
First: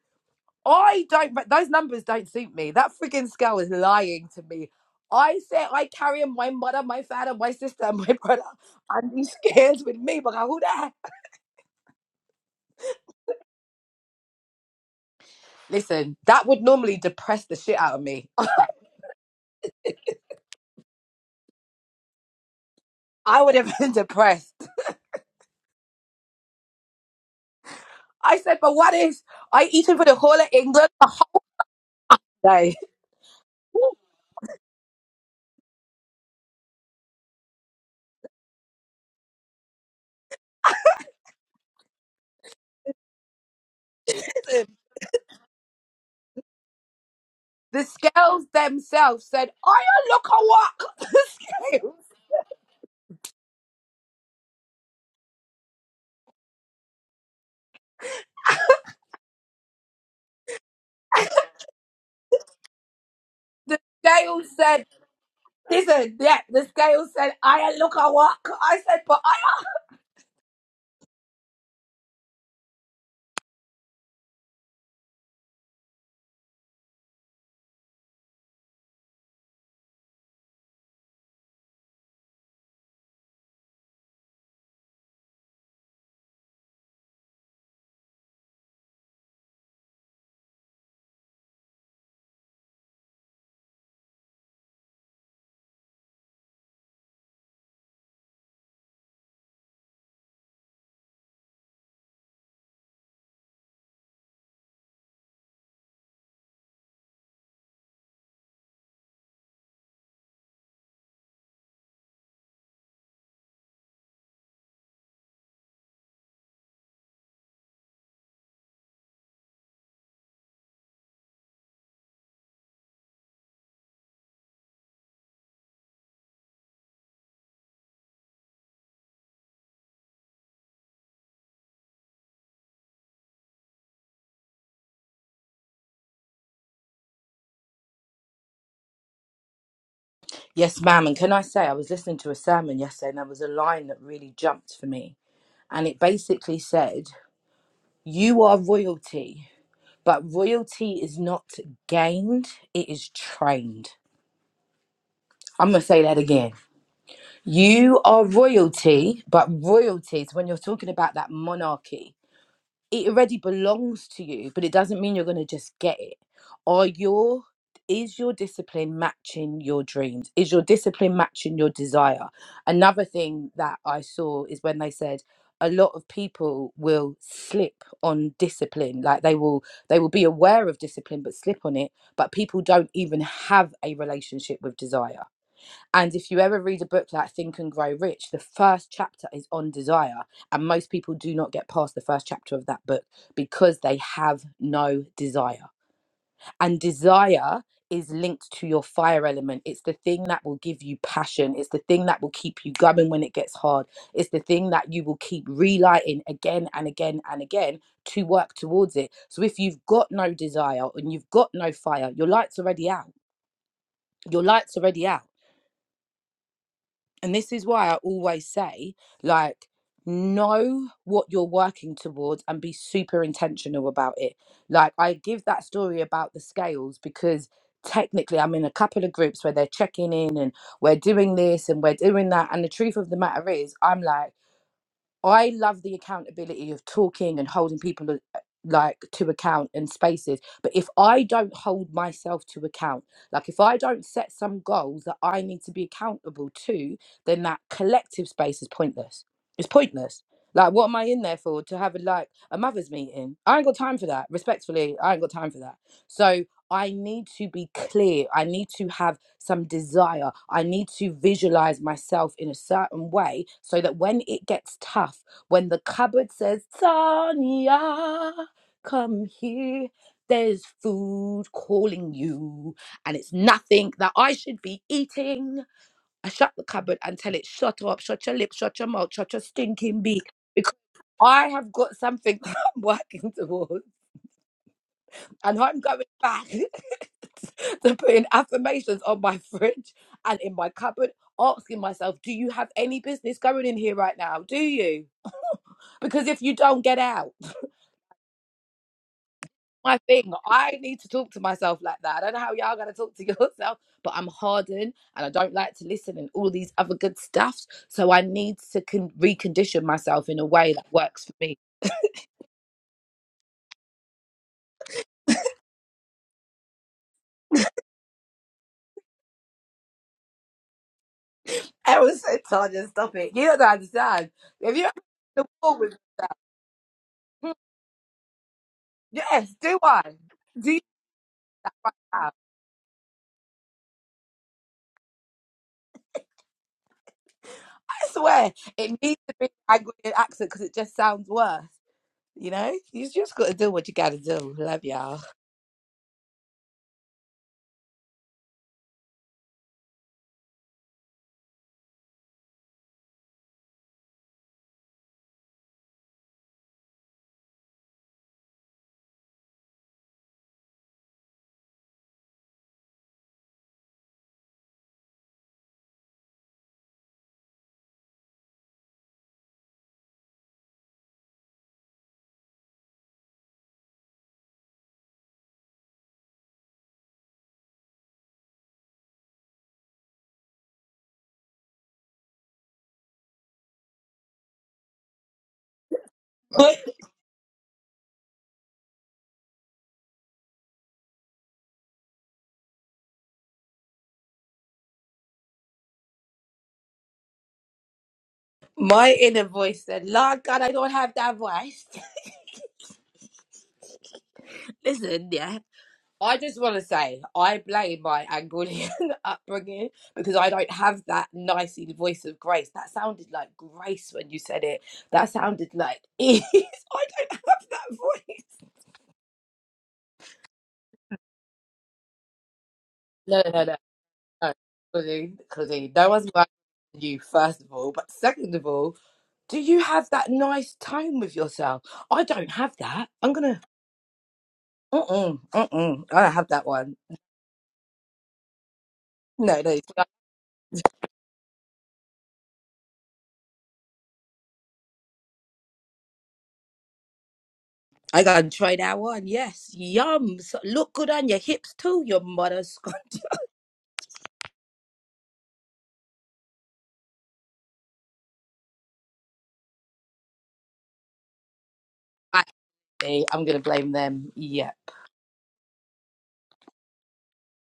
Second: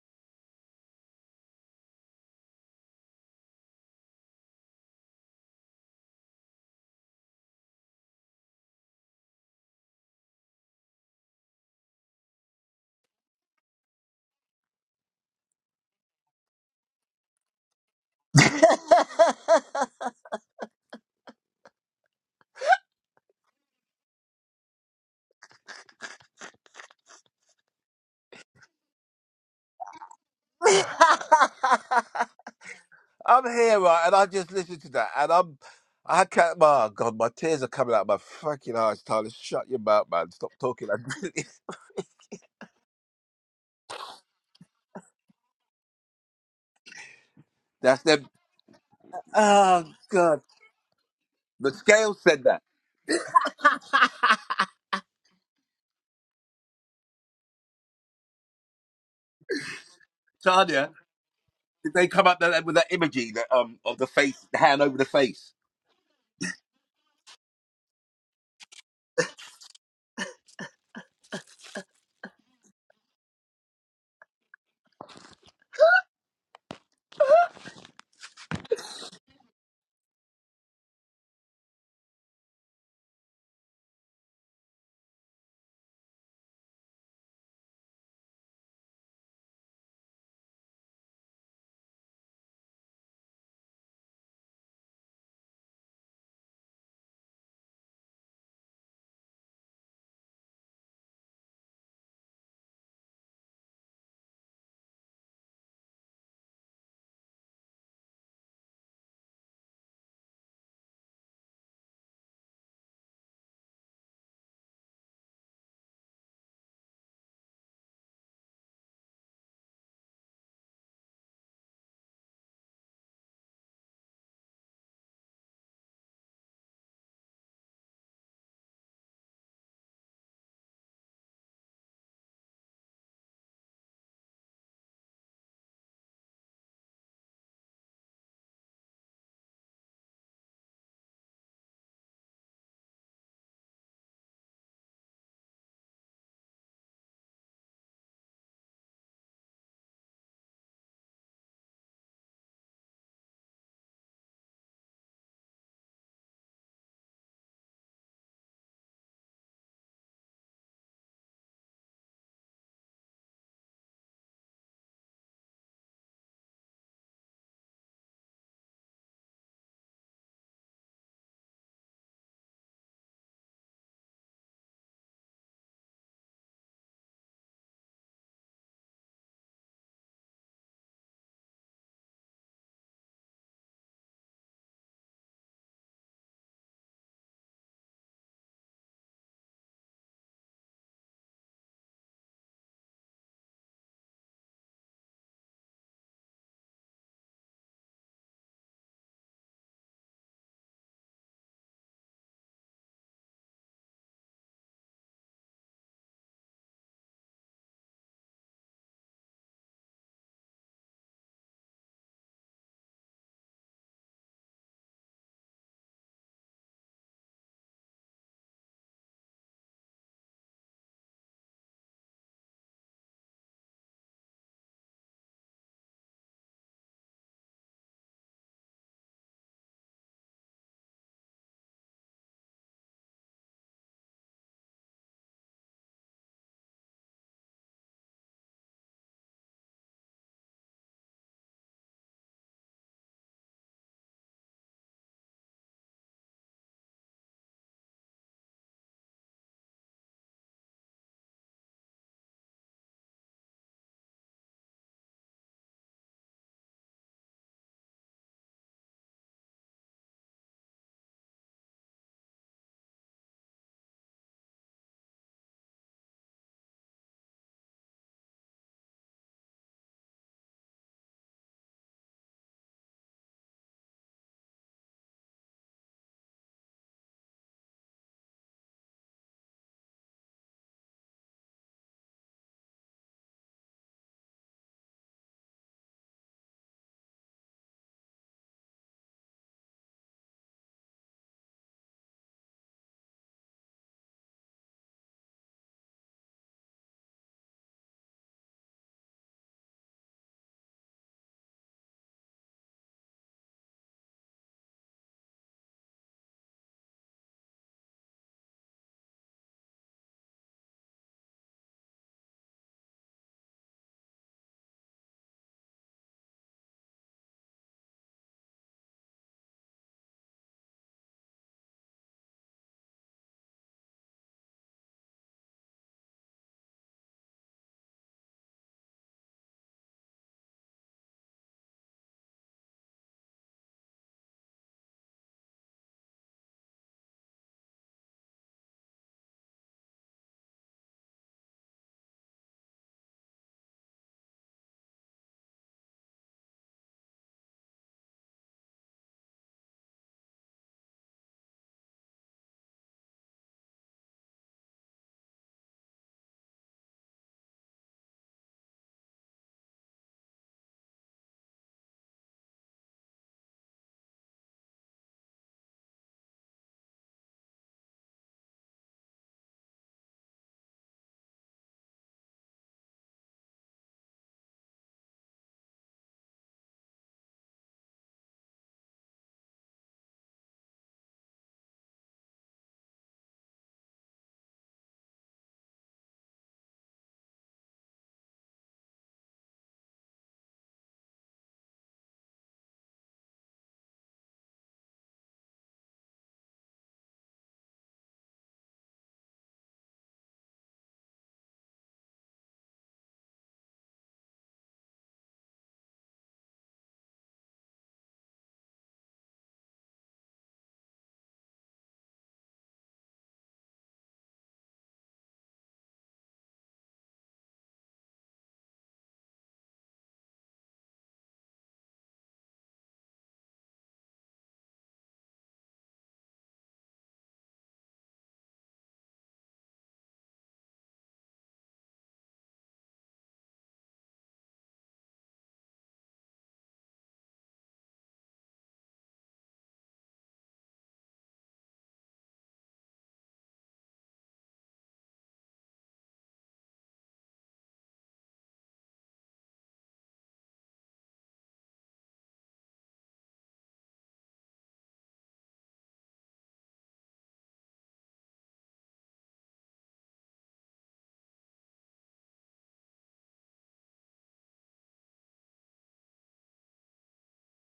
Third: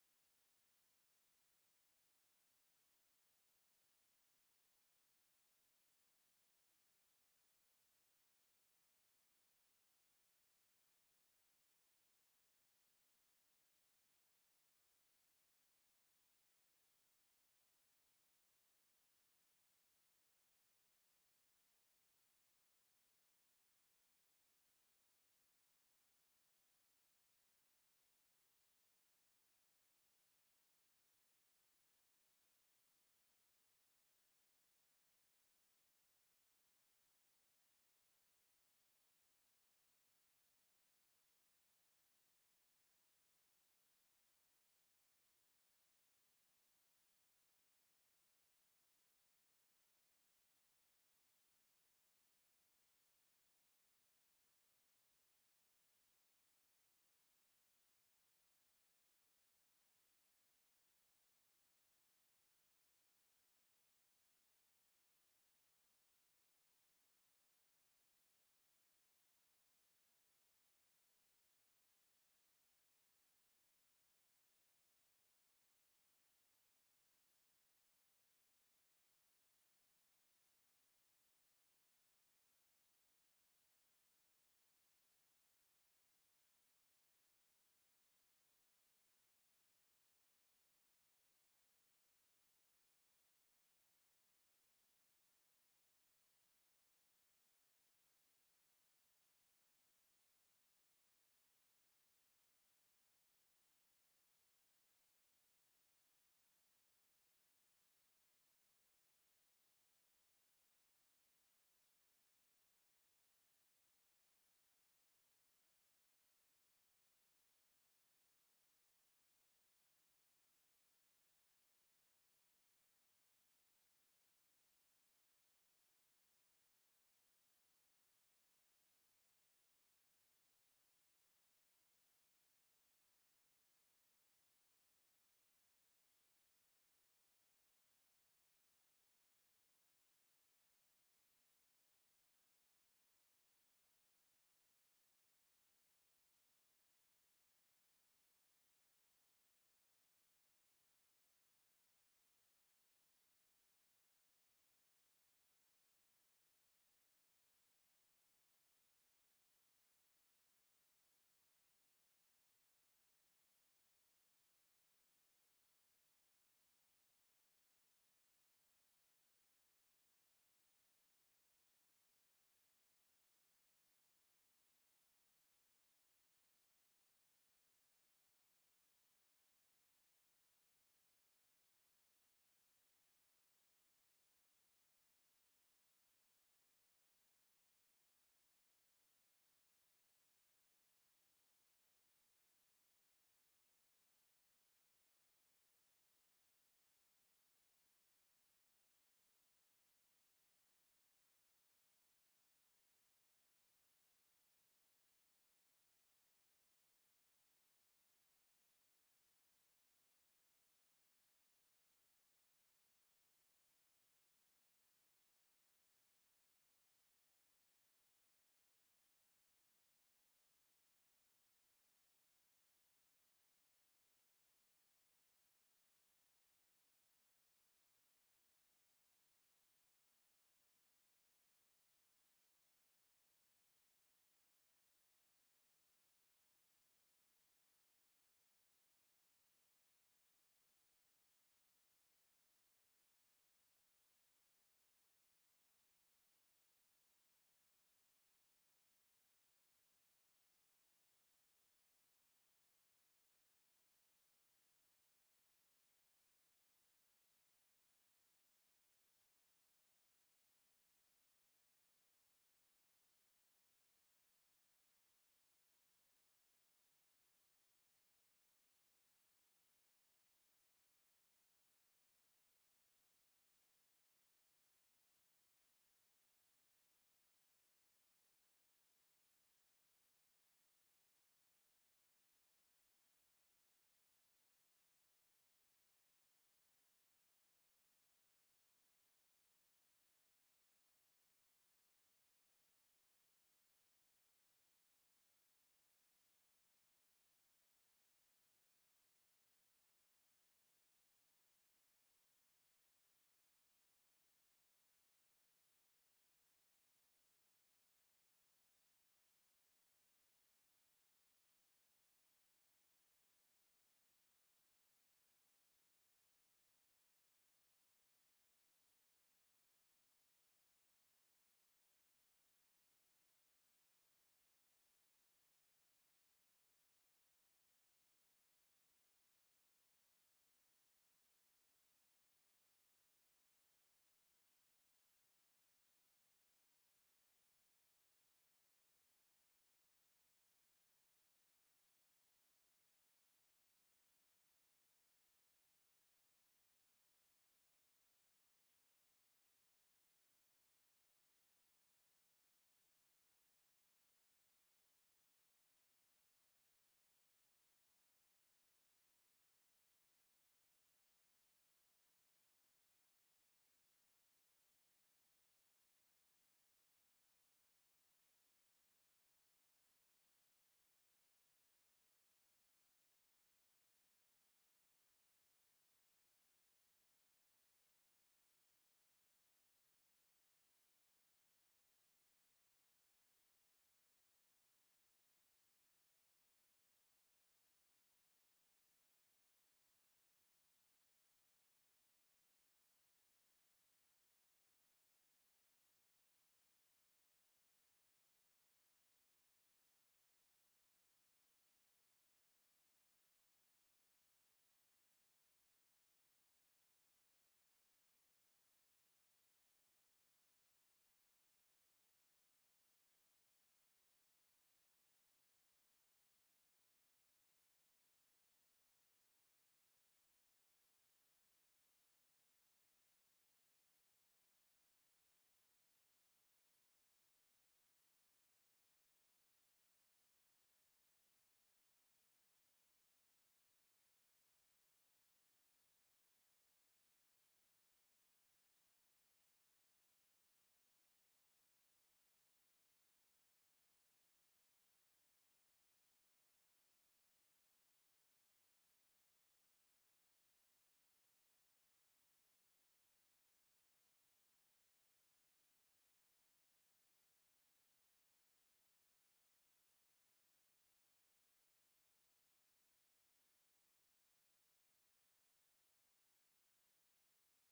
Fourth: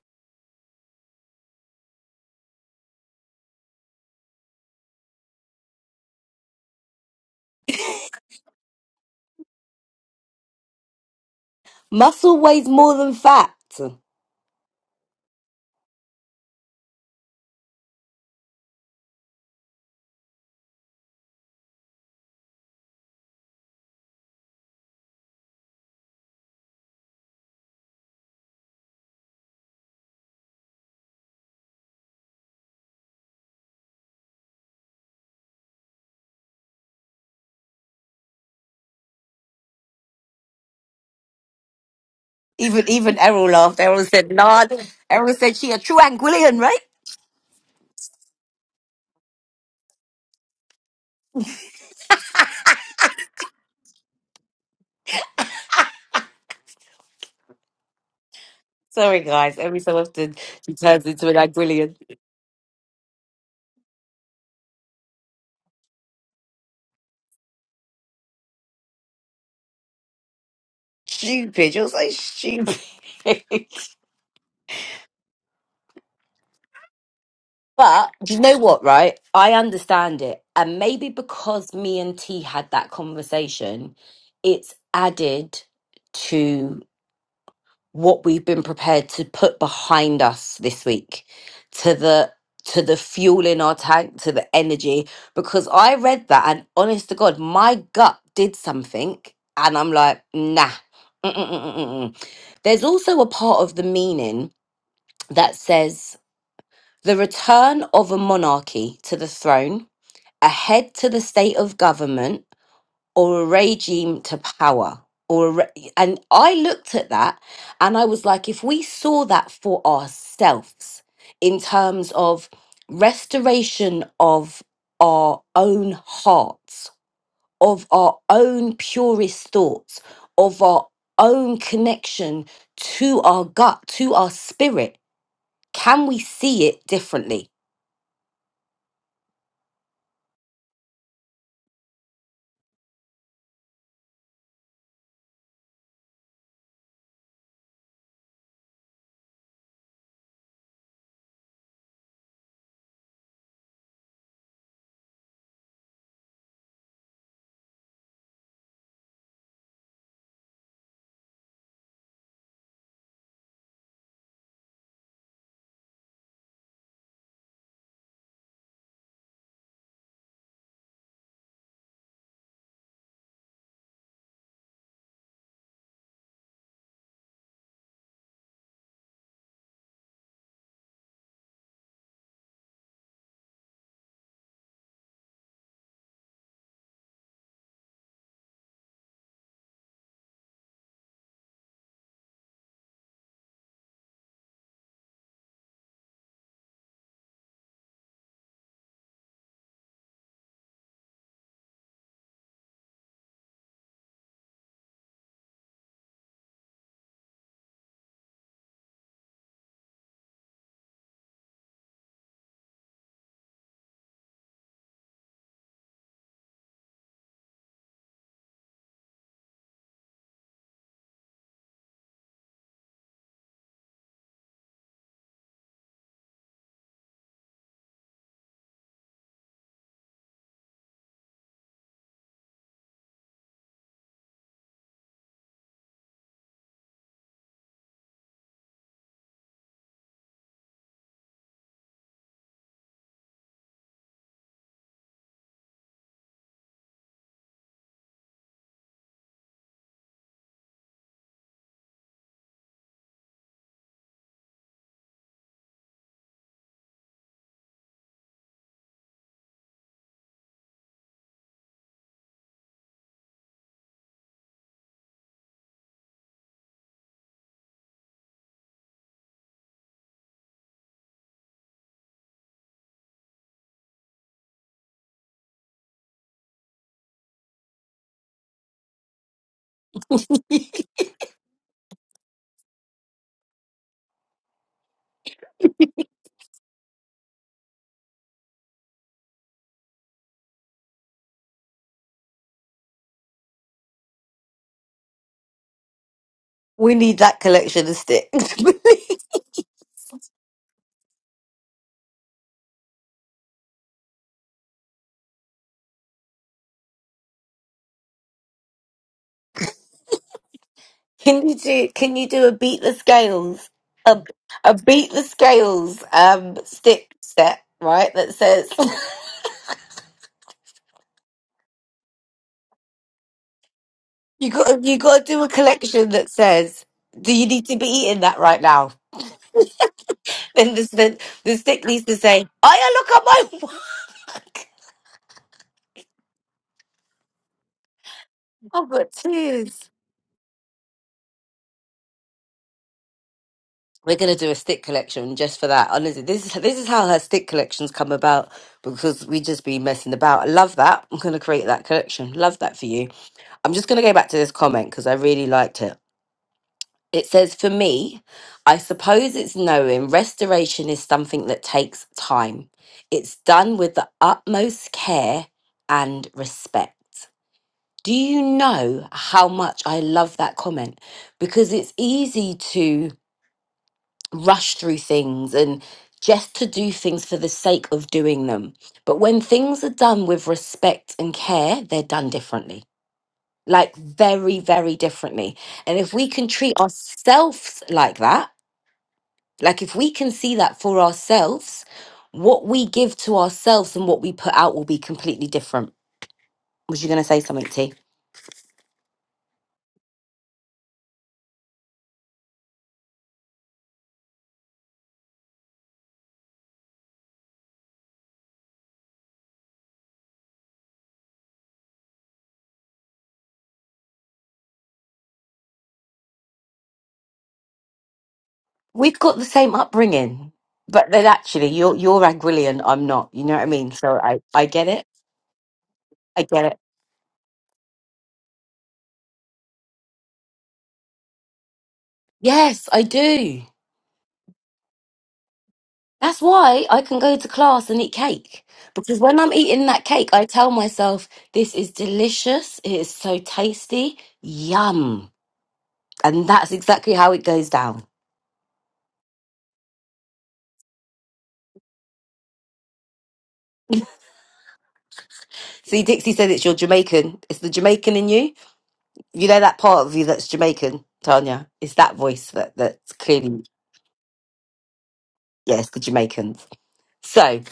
Speaker 2: I don't. re- Those numbers don't suit me. That freaking scale is lying to me. I said I carry my mother, my father, my sister, [laughs] and my brother, and these kids with me. But who the heck?
Speaker 1: Muscle weighs more than fat.
Speaker 2: Listen, that would normally depress the shit out of me. [laughs]
Speaker 3: [laughs]
Speaker 2: I would have been [laughs] depressed. I said, but what if I eat it for the whole of England one day?
Speaker 3: I'm here,
Speaker 2: [laughs]
Speaker 3: right, and I just listened to that, and I'm, I can't. Oh God, my tears are coming out of my fucking eyes. Tyler, shut your mouth, man. Stop talking. [laughs]
Speaker 1: Even even Errol laughed. Errol said, "Nah."
Speaker 2: Listen,
Speaker 1: Errol said, "She a true Anguillian, right?"
Speaker 2: the
Speaker 3: That's them.
Speaker 2: scales themselves said, I
Speaker 3: Oh
Speaker 2: don't look a
Speaker 3: God, the
Speaker 2: walk.
Speaker 3: scales said that.
Speaker 1: Sorry, guys. Every so often she
Speaker 3: Tanya,
Speaker 1: turns into an
Speaker 3: did
Speaker 1: Anguillian.
Speaker 3: they come up there with that imagery that
Speaker 2: [laughs]
Speaker 3: um
Speaker 2: the
Speaker 3: of the face,
Speaker 2: scales
Speaker 3: the hand
Speaker 2: said,
Speaker 3: over the face?
Speaker 2: listen, yeah, the scales said, I don't look a walk. I said, but I
Speaker 1: Stupid. You're so stupid. [laughs] but do you know what? Right? I understand it, and maybe because me and T had that conversation, it's added to. what we've been prepared to put behind us this week to the to the fuel in our tank to the energy because i read that and honest to god my gut did something and i'm like nah Mm-mm-mm-mm-mm. there's also a part of the meaning that says the return of a monarchy to the throne a head to the state of government or a regime to power or a re- and i looked at that and i was like if we saw that for ourselves in terms of restoration of our own hearts of our own purest thoughts of our own connection to our gut to our spirit can we see it differently
Speaker 2: Yes, ma'am. And can I say, I was listening to a sermon yesterday and there was a line that really jumped for me. And it basically said, You are royalty, but royalty is not gained, it is trained. I'm going to say that again. You are royalty, but royalty is when you're talking about that monarchy. it already belongs to you, but it doesn't mean you're going to just get it. Are your is your discipline matching your dreams? Is your discipline matching your desire? Another thing that I saw is when they said a lot of people will slip on discipline like they will they will be aware of discipline but slip on it but people don't even have a relationship with desire and if you ever read a book like Think and Grow Rich, the first chapter is on desire. And most people do not get past the first chapter of that book because they have no desire. And desire is linked to your fire element. It's the thing that will give you passion. It's the thing that will keep you going when it gets hard. It's the thing that you will keep relighting again and again and again to work towards it. So if you've got no desire and you've got no fire, your light's already out. Your light's already out And this is why I always say, like, know what you're working towards and be super intentional about it. Like, I give that story about the scales because technically I'm in a couple of groups where they're checking in and we're doing this and we're doing that. And the truth of the matter is, I'm like, I love the accountability of talking and holding people uh, like to account and spaces. But if I don't hold myself to account, like if I don't set some goals that I need to be accountable to, then that collective space is pointless. It's pointless. Like, what am I in there for? To have a, like a mother's meeting? I ain't got time for that. Respectfully, I ain't got time for that. So I need to be clear. I need to have some desire. I need to visualize myself in a certain way so that when it gets tough, when the cupboard says, Tanya, come here, there's food calling you, and it's nothing that I should be eating. I shut the cupboard and tell it, shut up, shut your lip, shut your mouth, shut your stinking beak, because I have got something [laughs] that I'm working towards and I'm going back [laughs] to putting affirmations on my [laughs] fridge and in my cupboard, asking myself, do you have any business going in here right now? Do you? [laughs] because if you don't
Speaker 1: We
Speaker 2: get
Speaker 1: need
Speaker 2: out,
Speaker 1: that collection of sticks. [laughs]
Speaker 2: [laughs] my thing, I need to talk to myself like that. I don't know how y'all gonna talk to [laughs] yourself, but I'm hardened and I don't like to listen and all these other good stuffs. So I need to con- recondition myself in a way that works for
Speaker 1: Can you
Speaker 2: me.
Speaker 1: do can you do a beat the scales? A a beat the scales um stick set, right? That says
Speaker 2: I was so Tanya, stop it. You don't understand.
Speaker 1: [laughs] you
Speaker 2: If
Speaker 1: got
Speaker 2: you are
Speaker 1: you gotta do
Speaker 2: the
Speaker 1: a
Speaker 2: wall with
Speaker 1: collection that says, Do you need to be eating that right now?
Speaker 2: Yes, do I?
Speaker 1: Then
Speaker 2: Do
Speaker 1: the the, the stick needs to
Speaker 2: I?
Speaker 1: say, I look at my [laughs] work.
Speaker 2: I swear
Speaker 1: I've
Speaker 2: it
Speaker 1: got
Speaker 2: needs to be
Speaker 1: tears.
Speaker 2: Nigerian accent because it just sounds worse. You know, you just got to do what you got
Speaker 1: We're
Speaker 2: to
Speaker 1: gonna do
Speaker 2: do.
Speaker 1: a stick
Speaker 2: Love y'all. [laughs]
Speaker 1: collection just for that. Honestly, this is this is how her stick collections come about because we just be messing about. I love that. I'm gonna create that collection. Love that for you. I'm just gonna go back to this comment because I really liked it. It says, for me, I suppose it's knowing restoration is something that takes time. It's done with the utmost care and respect. Do you know how much I love that comment? Because it's easy to rush through things and just to do things for the sake of doing them. But when things are done with respect and care, they're done differently. Like very, very differently. And if we can
Speaker 2: My,
Speaker 1: treat ourselves like that, like if we can see that for ourselves, what we give to ourselves and what we put out will be completely different. Was you going to say something, T?
Speaker 2: my inner voice said, "Lord God, I don't have that voice." [laughs] Listen, yeah. I just want to say I blame my Angolian [laughs] upbringing because I don't have that nicey voice of grace. That sounded like grace when you said it. That sounded like ease. [laughs] I don't have that voice.
Speaker 1: We've got the same upbringing, but then actually, you're you're Anguillian, I'm not.
Speaker 2: No,
Speaker 1: You
Speaker 2: no,
Speaker 1: know what
Speaker 2: no. no.
Speaker 1: I mean? So I
Speaker 2: No,
Speaker 1: I get it.
Speaker 2: Claudine, Claudine, no one's
Speaker 1: I
Speaker 2: lying
Speaker 1: get it.
Speaker 2: you, first of all. But second of all, do you have that nice tone with yourself? I don't have
Speaker 1: Yes, I
Speaker 2: that. I'm gonna,
Speaker 1: do.
Speaker 2: mm-mm, mm-mm, I don't
Speaker 1: That's
Speaker 2: have that
Speaker 1: why
Speaker 2: one.
Speaker 1: I can go to class and eat cake. Because when I'm
Speaker 2: No, no.
Speaker 1: eating that cake, I tell myself, this is delicious. It is so tasty. Yum. And that's exactly how it goes down.
Speaker 2: I gotta try that one. Yes, yum. So- Look good on your hips too, your mother's. [laughs]
Speaker 1: See, Dixie said it's your Jamaican. It's the Jamaican in you. You know that part of you that's Jamaican, Tanya. It's that
Speaker 2: I
Speaker 1: voice that, that's
Speaker 2: see. I'm gonna
Speaker 1: clearly,
Speaker 2: blame them. Yeah.
Speaker 1: yes, the Jamaican. So,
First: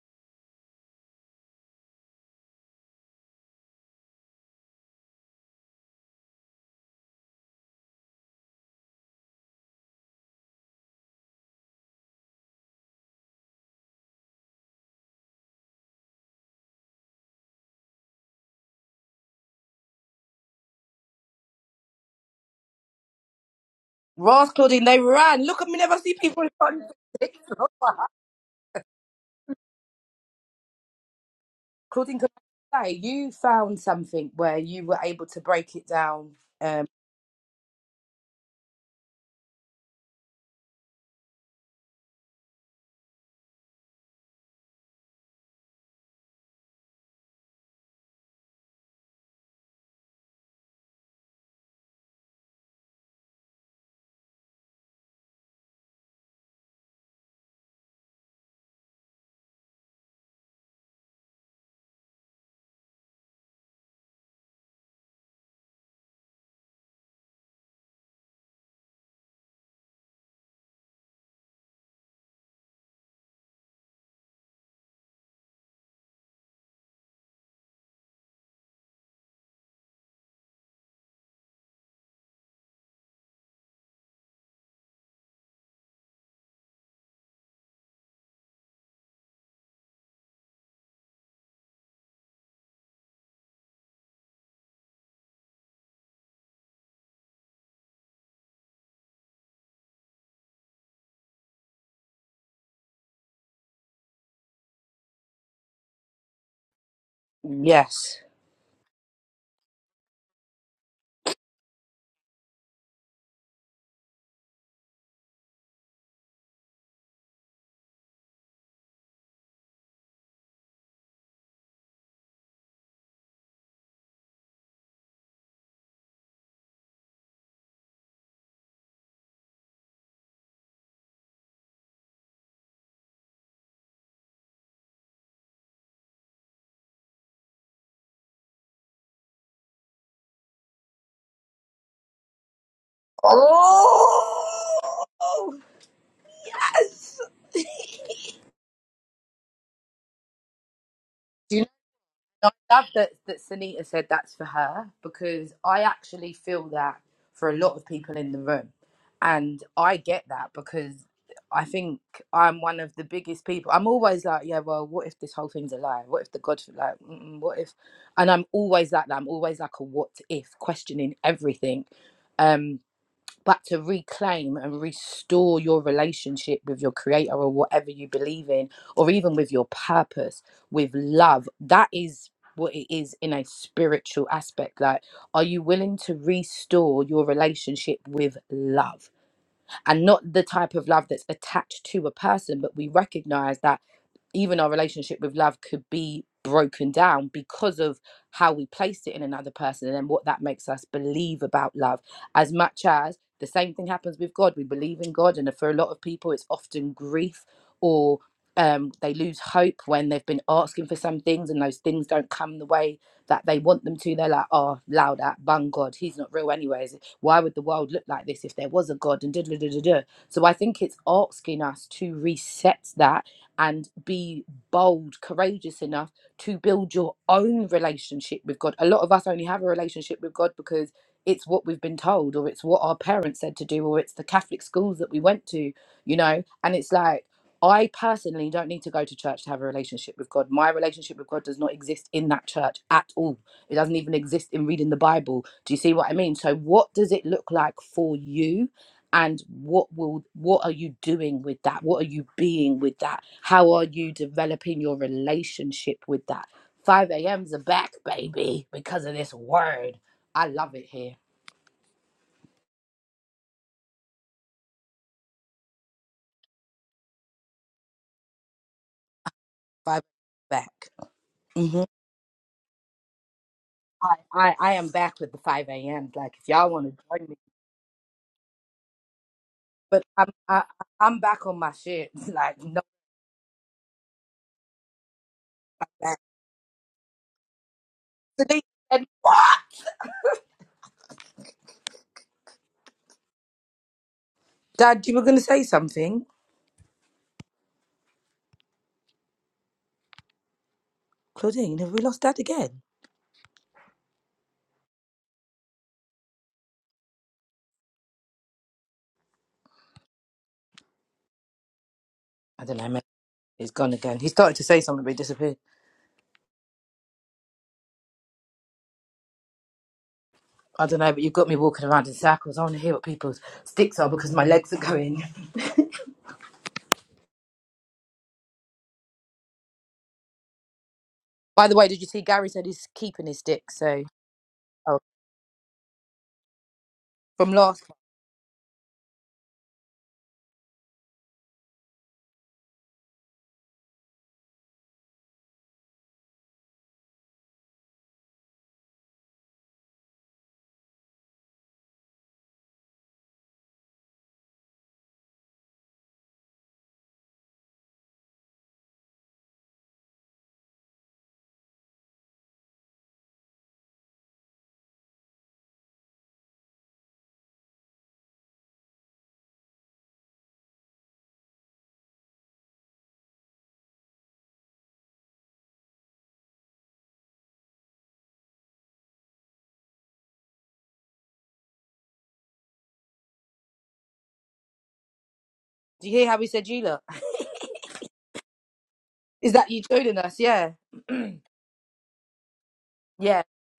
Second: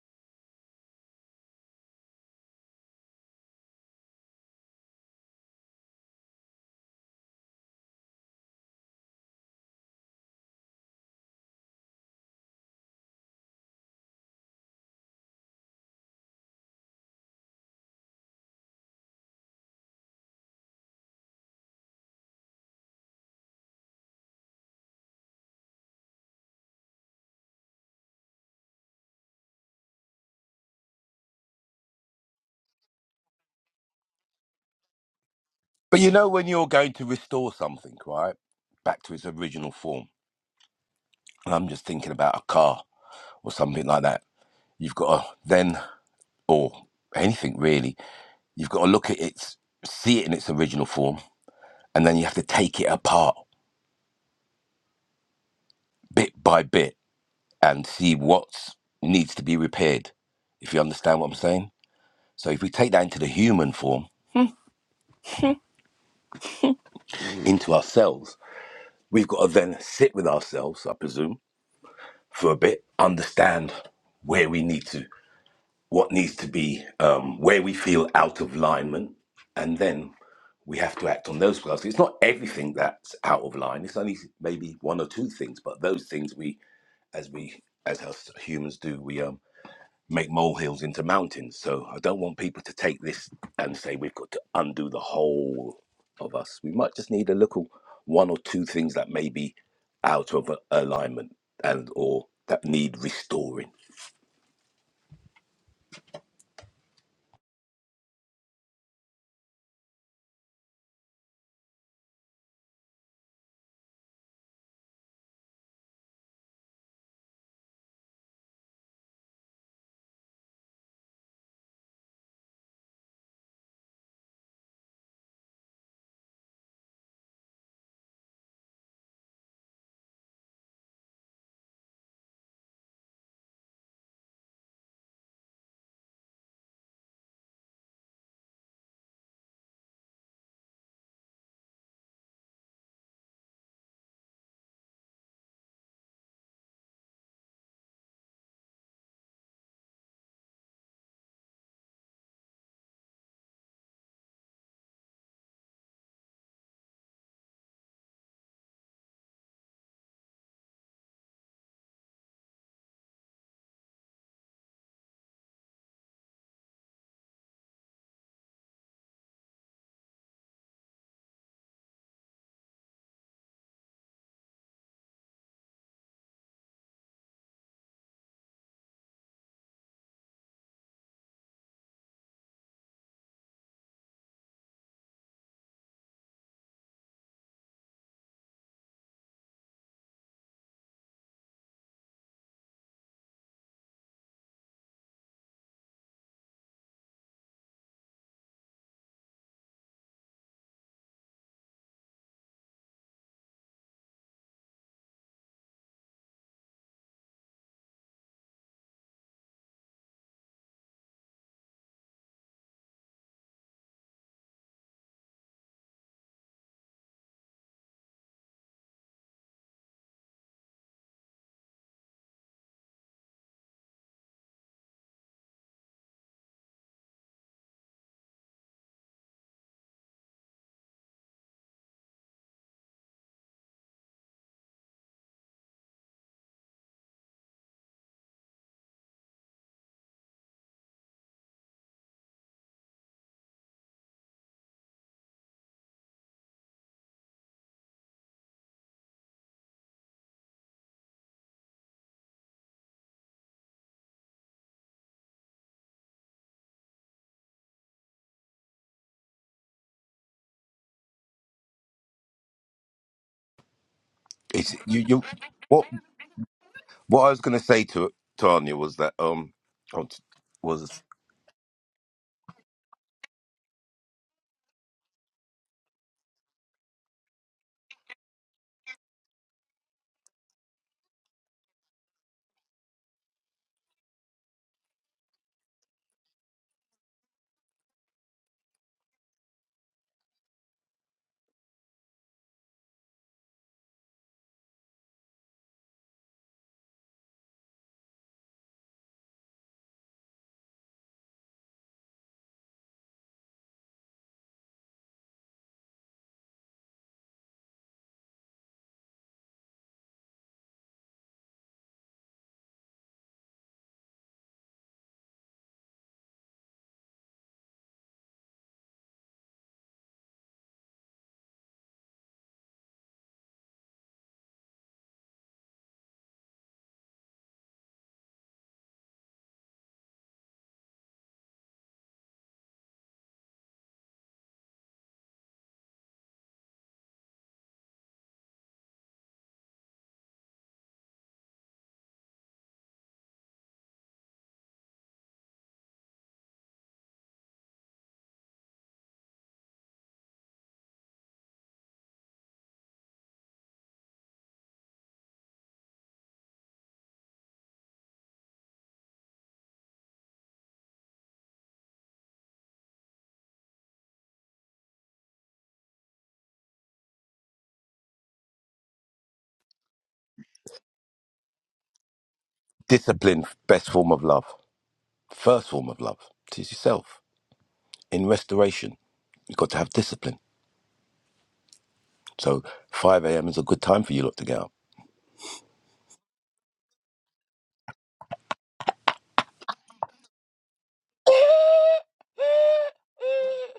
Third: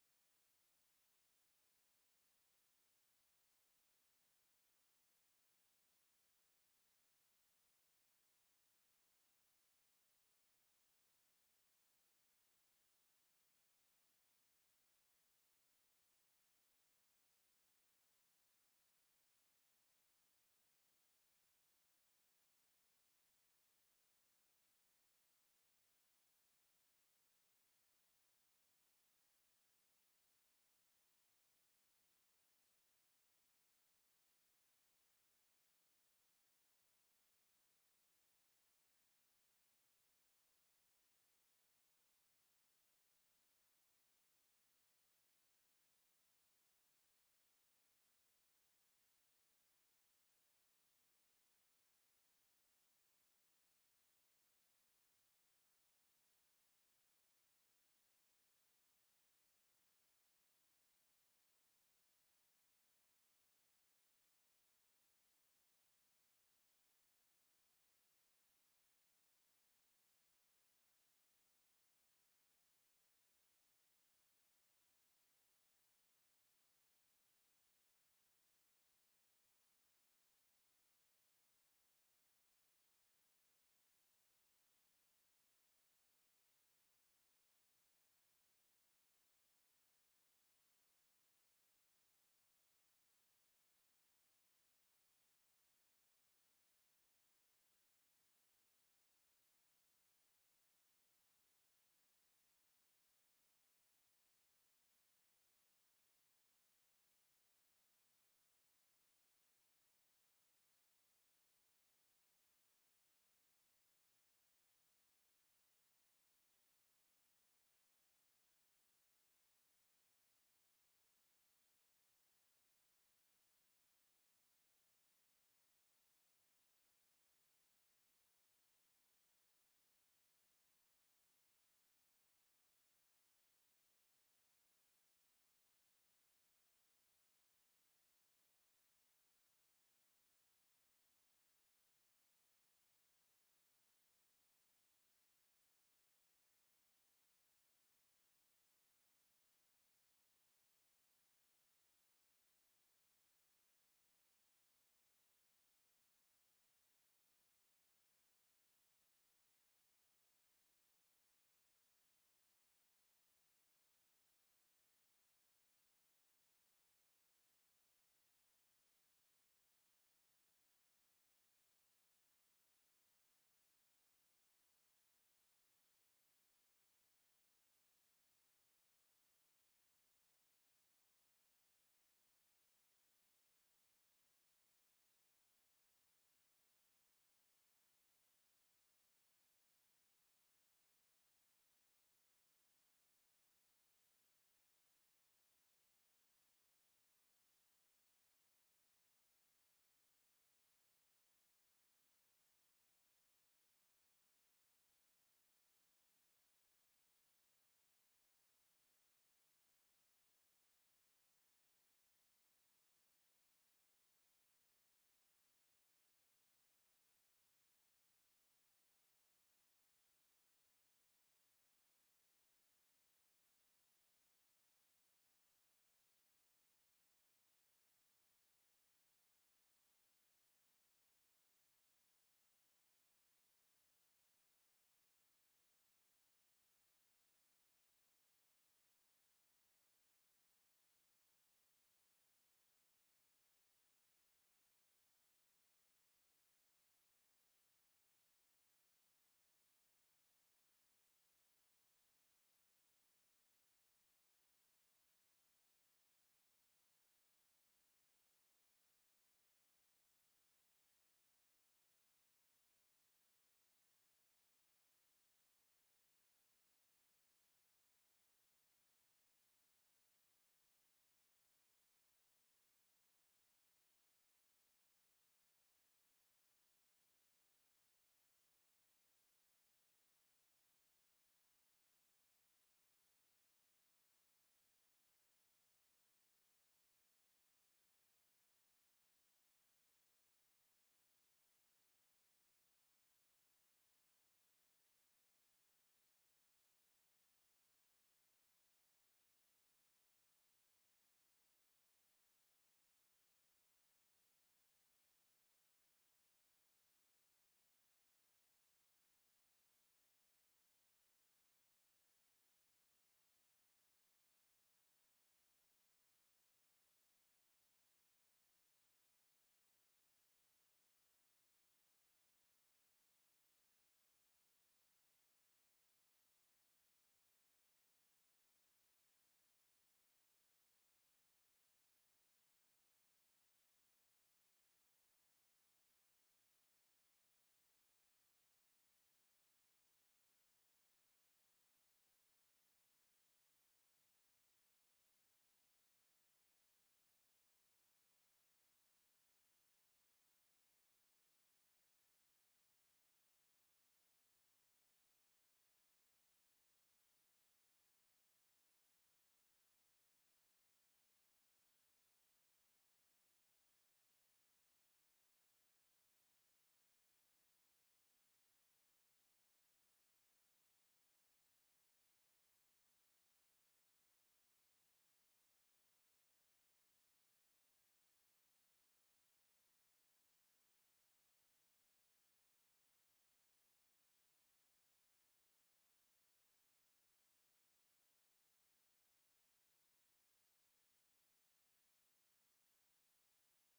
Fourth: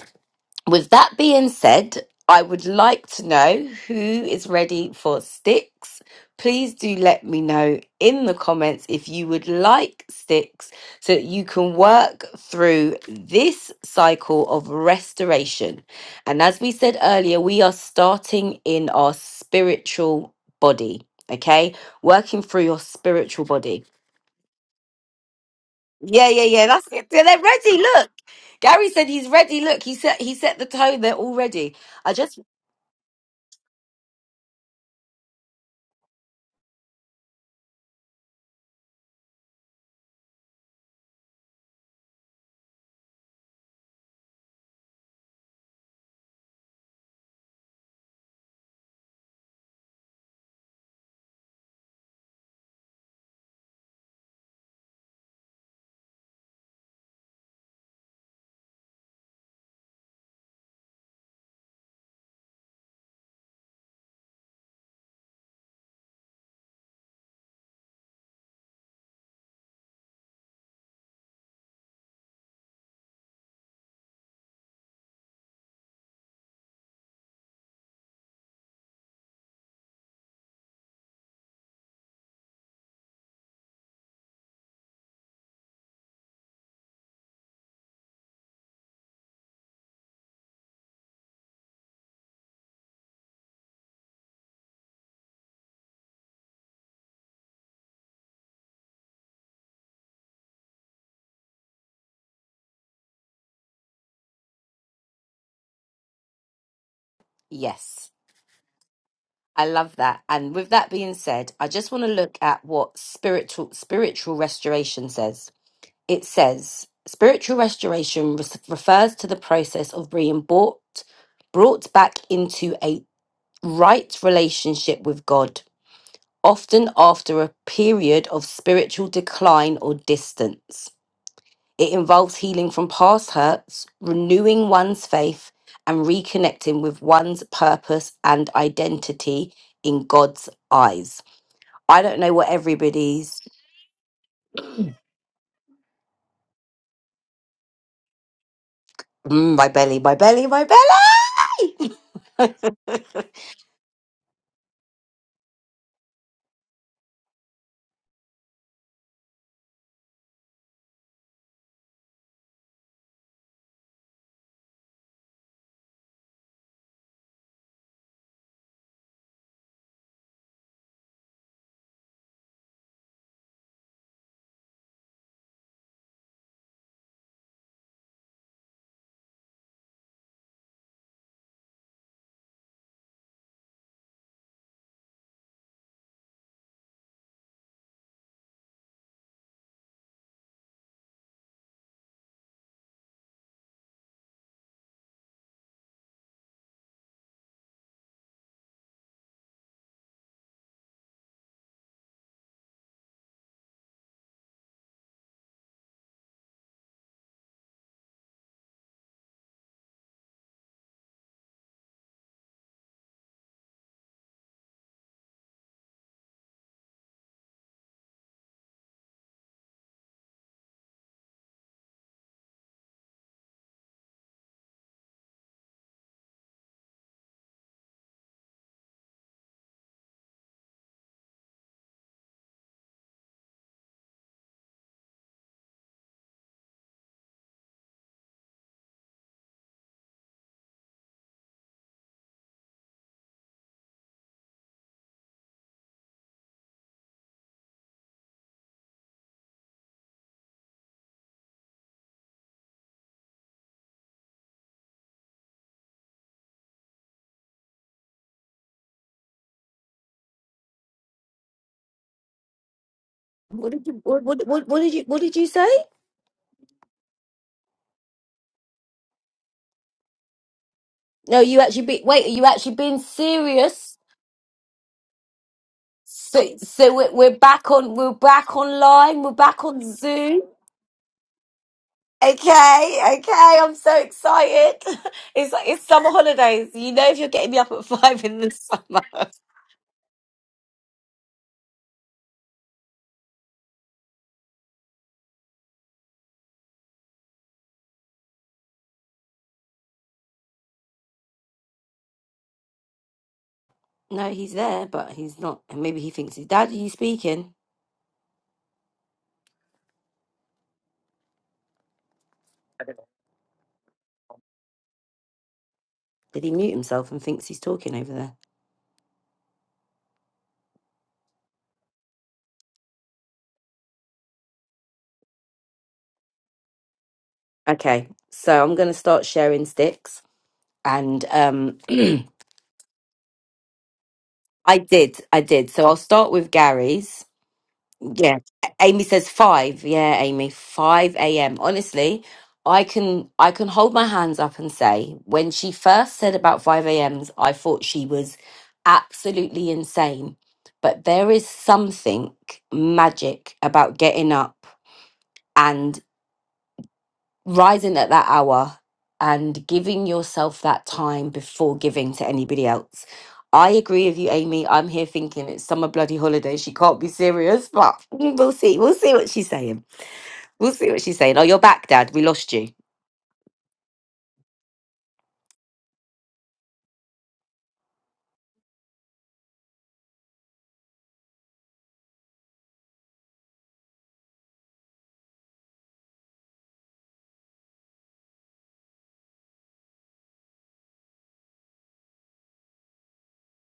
Speaker 1: With that being said, I would like to know who is ready for sticks. Please do let me know in the comments if you would like sticks so that you can work through this cycle of restoration. And as we said earlier, we are starting in our spiritual body, okay? Working through your spiritual body.
Speaker 2: Ross, Claudine, they ran. Look at me, never see
Speaker 1: Yeah,
Speaker 2: people
Speaker 1: yeah,
Speaker 2: in
Speaker 1: yeah.
Speaker 2: front
Speaker 1: That's
Speaker 2: of
Speaker 1: it. They're
Speaker 2: me.
Speaker 1: ready. Look. Gary said he's ready. Look, he set he set the tone They're all ready.
Speaker 2: [laughs]
Speaker 1: I
Speaker 2: Claudine, could
Speaker 1: just
Speaker 2: I say you found something where you were able to break it
Speaker 3: But you know
Speaker 2: down
Speaker 3: when you're
Speaker 2: um,
Speaker 3: going to restore something, right, back to its original form. And I'm just thinking about a car or something like that. You've got to then, or anything really, you've got to look at its, see it in its original form, and then you have to take it apart bit by bit and see what needs to be repaired. If you understand what I'm saying So if we take that into the human form, into ourselves, we've got to then sit with ourselves, I presume, for a bit, understand where we need to, what needs to be, um, where we feel out of alignment, and then we have to act on those because it's not everything that's out of line. It's only maybe one or two things, but those things we, as we, as us humans do, we um. make molehills into mountains. So I don't want people to take this and say we've got to undo the whole of us. We might just need a little one or two things that may be out of alignment and or that need restoring.
Speaker 1: Yes,
Speaker 2: Yes.
Speaker 1: I love that. And with that being said, I just want to look at what spiritual spiritual restoration says. It says spiritual restoration res- refers to the process of being brought brought back into a right relationship with God, often after a period of spiritual decline or distance. It involves healing from past hurts, renewing one's faith, and reconnecting with one's purpose and identity in God's eyes. I don't know what everybody's.
Speaker 2: Oh, yes. Do
Speaker 1: Mm, my belly, my belly, my
Speaker 2: you know,
Speaker 1: belly!
Speaker 2: I
Speaker 1: [laughs]
Speaker 2: love that, that Sunita said that's for her because I actually feel that for a lot of people in the room. And I get that because I think I'm one of the biggest people. I'm always like, yeah, well, what if this whole thing's a lie? What if the God, like, mm-mm, what if? And I'm always like that. I'm always like a what if, questioning everything. Um, but to reclaim and restore your relationship with your creator or whatever you believe in or even with your purpose with love that is what it is in a spiritual aspect like are you willing to restore your relationship with love and not the type of love that's attached to a person, but we recognize that even our relationship with love could be broken down because of how we placed it in another person and then what that makes us believe about love as much as the same thing happens with god we believe in god and for a lot of people it's often grief or um, they lose hope when they've been asking for some things and those things don't come the way that they want them to. They're like, oh, loud at bun God. He's not real, anyways. Why would the world look like this if there was a God? And da da da da da. So I think it's asking us to reset that and be bold, courageous enough to build your own relationship with God. A lot of us only have a relationship with God because it's what we've been told, or it's what our parents said to do, or it's the Catholic schools that we went to, you know. And it's like I personally don't need to go to church to have a relationship with God. My relationship with God does not exist in that church at all. It doesn't even exist in reading the Bible. Do you see what I mean? So what does it look like for you? And what will what are you doing with that? What are you being with that? How are you developing your relationship with that? 5 a.m.'s are back, baby, because of this word. I love it here.
Speaker 1: what, did you, what, what, what,
Speaker 3: It's
Speaker 1: what did
Speaker 3: you.
Speaker 1: you What
Speaker 3: You.
Speaker 1: did you say?
Speaker 3: What What I was going to say to Tanya was that um,
Speaker 2: 5
Speaker 3: was
Speaker 2: back.
Speaker 1: No, you actually
Speaker 2: Mhm.
Speaker 1: be wait. Are you actually being serious?
Speaker 2: I, I, I am back with the 5 a.m. Like, if
Speaker 1: So,
Speaker 2: y'all want
Speaker 1: so
Speaker 2: to
Speaker 1: we're,
Speaker 2: join me,
Speaker 1: we're back on. We're back online. We're back on
Speaker 2: but I'm
Speaker 1: Zoom.
Speaker 2: I, I'm back on my shit. [laughs] Like no,
Speaker 1: Okay, okay, I'm so excited. [laughs] It's like it's summer
Speaker 2: like that.
Speaker 1: holidays. You know, if you're getting me up at [laughs] five in the
Speaker 2: Denise
Speaker 1: summer.
Speaker 2: said, what? Dad, you were gonna say something, Claudine. Have we lost Dad again?
Speaker 1: No, he's there, but he's not. And maybe he thinks his dad. Are you speaking?
Speaker 2: I don't know. Man. He's gone again. He started to say something, but he disappeared.
Speaker 1: Did he mute himself and thinks he's talking over there?
Speaker 2: I don't know, but you've got me walking around in circles. I want to hear what people's sticks are because my legs are going.
Speaker 1: Okay, so I'm gonna start sharing sticks, and
Speaker 2: By the
Speaker 1: um,
Speaker 2: way, did you see
Speaker 1: [clears throat]
Speaker 2: Gary said he's keeping his stick? So
Speaker 1: I
Speaker 2: oh,
Speaker 1: did, I did. So I'll start with Gary's.
Speaker 2: from last,
Speaker 1: Yeah. Amy says five. Yeah, Amy, five a.m. Honestly, I can I can hold my hands up and say when she first said about five a.m.s, I thought she was absolutely insane. But there is something magic about getting up rising at that hour and giving yourself that time before giving to anybody else. I agree with you, Amy. I'm here thinking it's summer bloody holiday. She can't be serious, but [laughs] we'll see. We'll see what she's saying. We'll see what she's saying. Oh, you're back, Dad. We lost you.
Speaker 3: discipline best form of love, first form of love is yourself in restoration. You've got to have discipline. So five a.m. is a good time for you lot to get up.
Speaker 2: do you hear how he said you look? [laughs] Is that you joining us? Yeah, [clears throat]
Speaker 3: [laughs]
Speaker 2: yeah,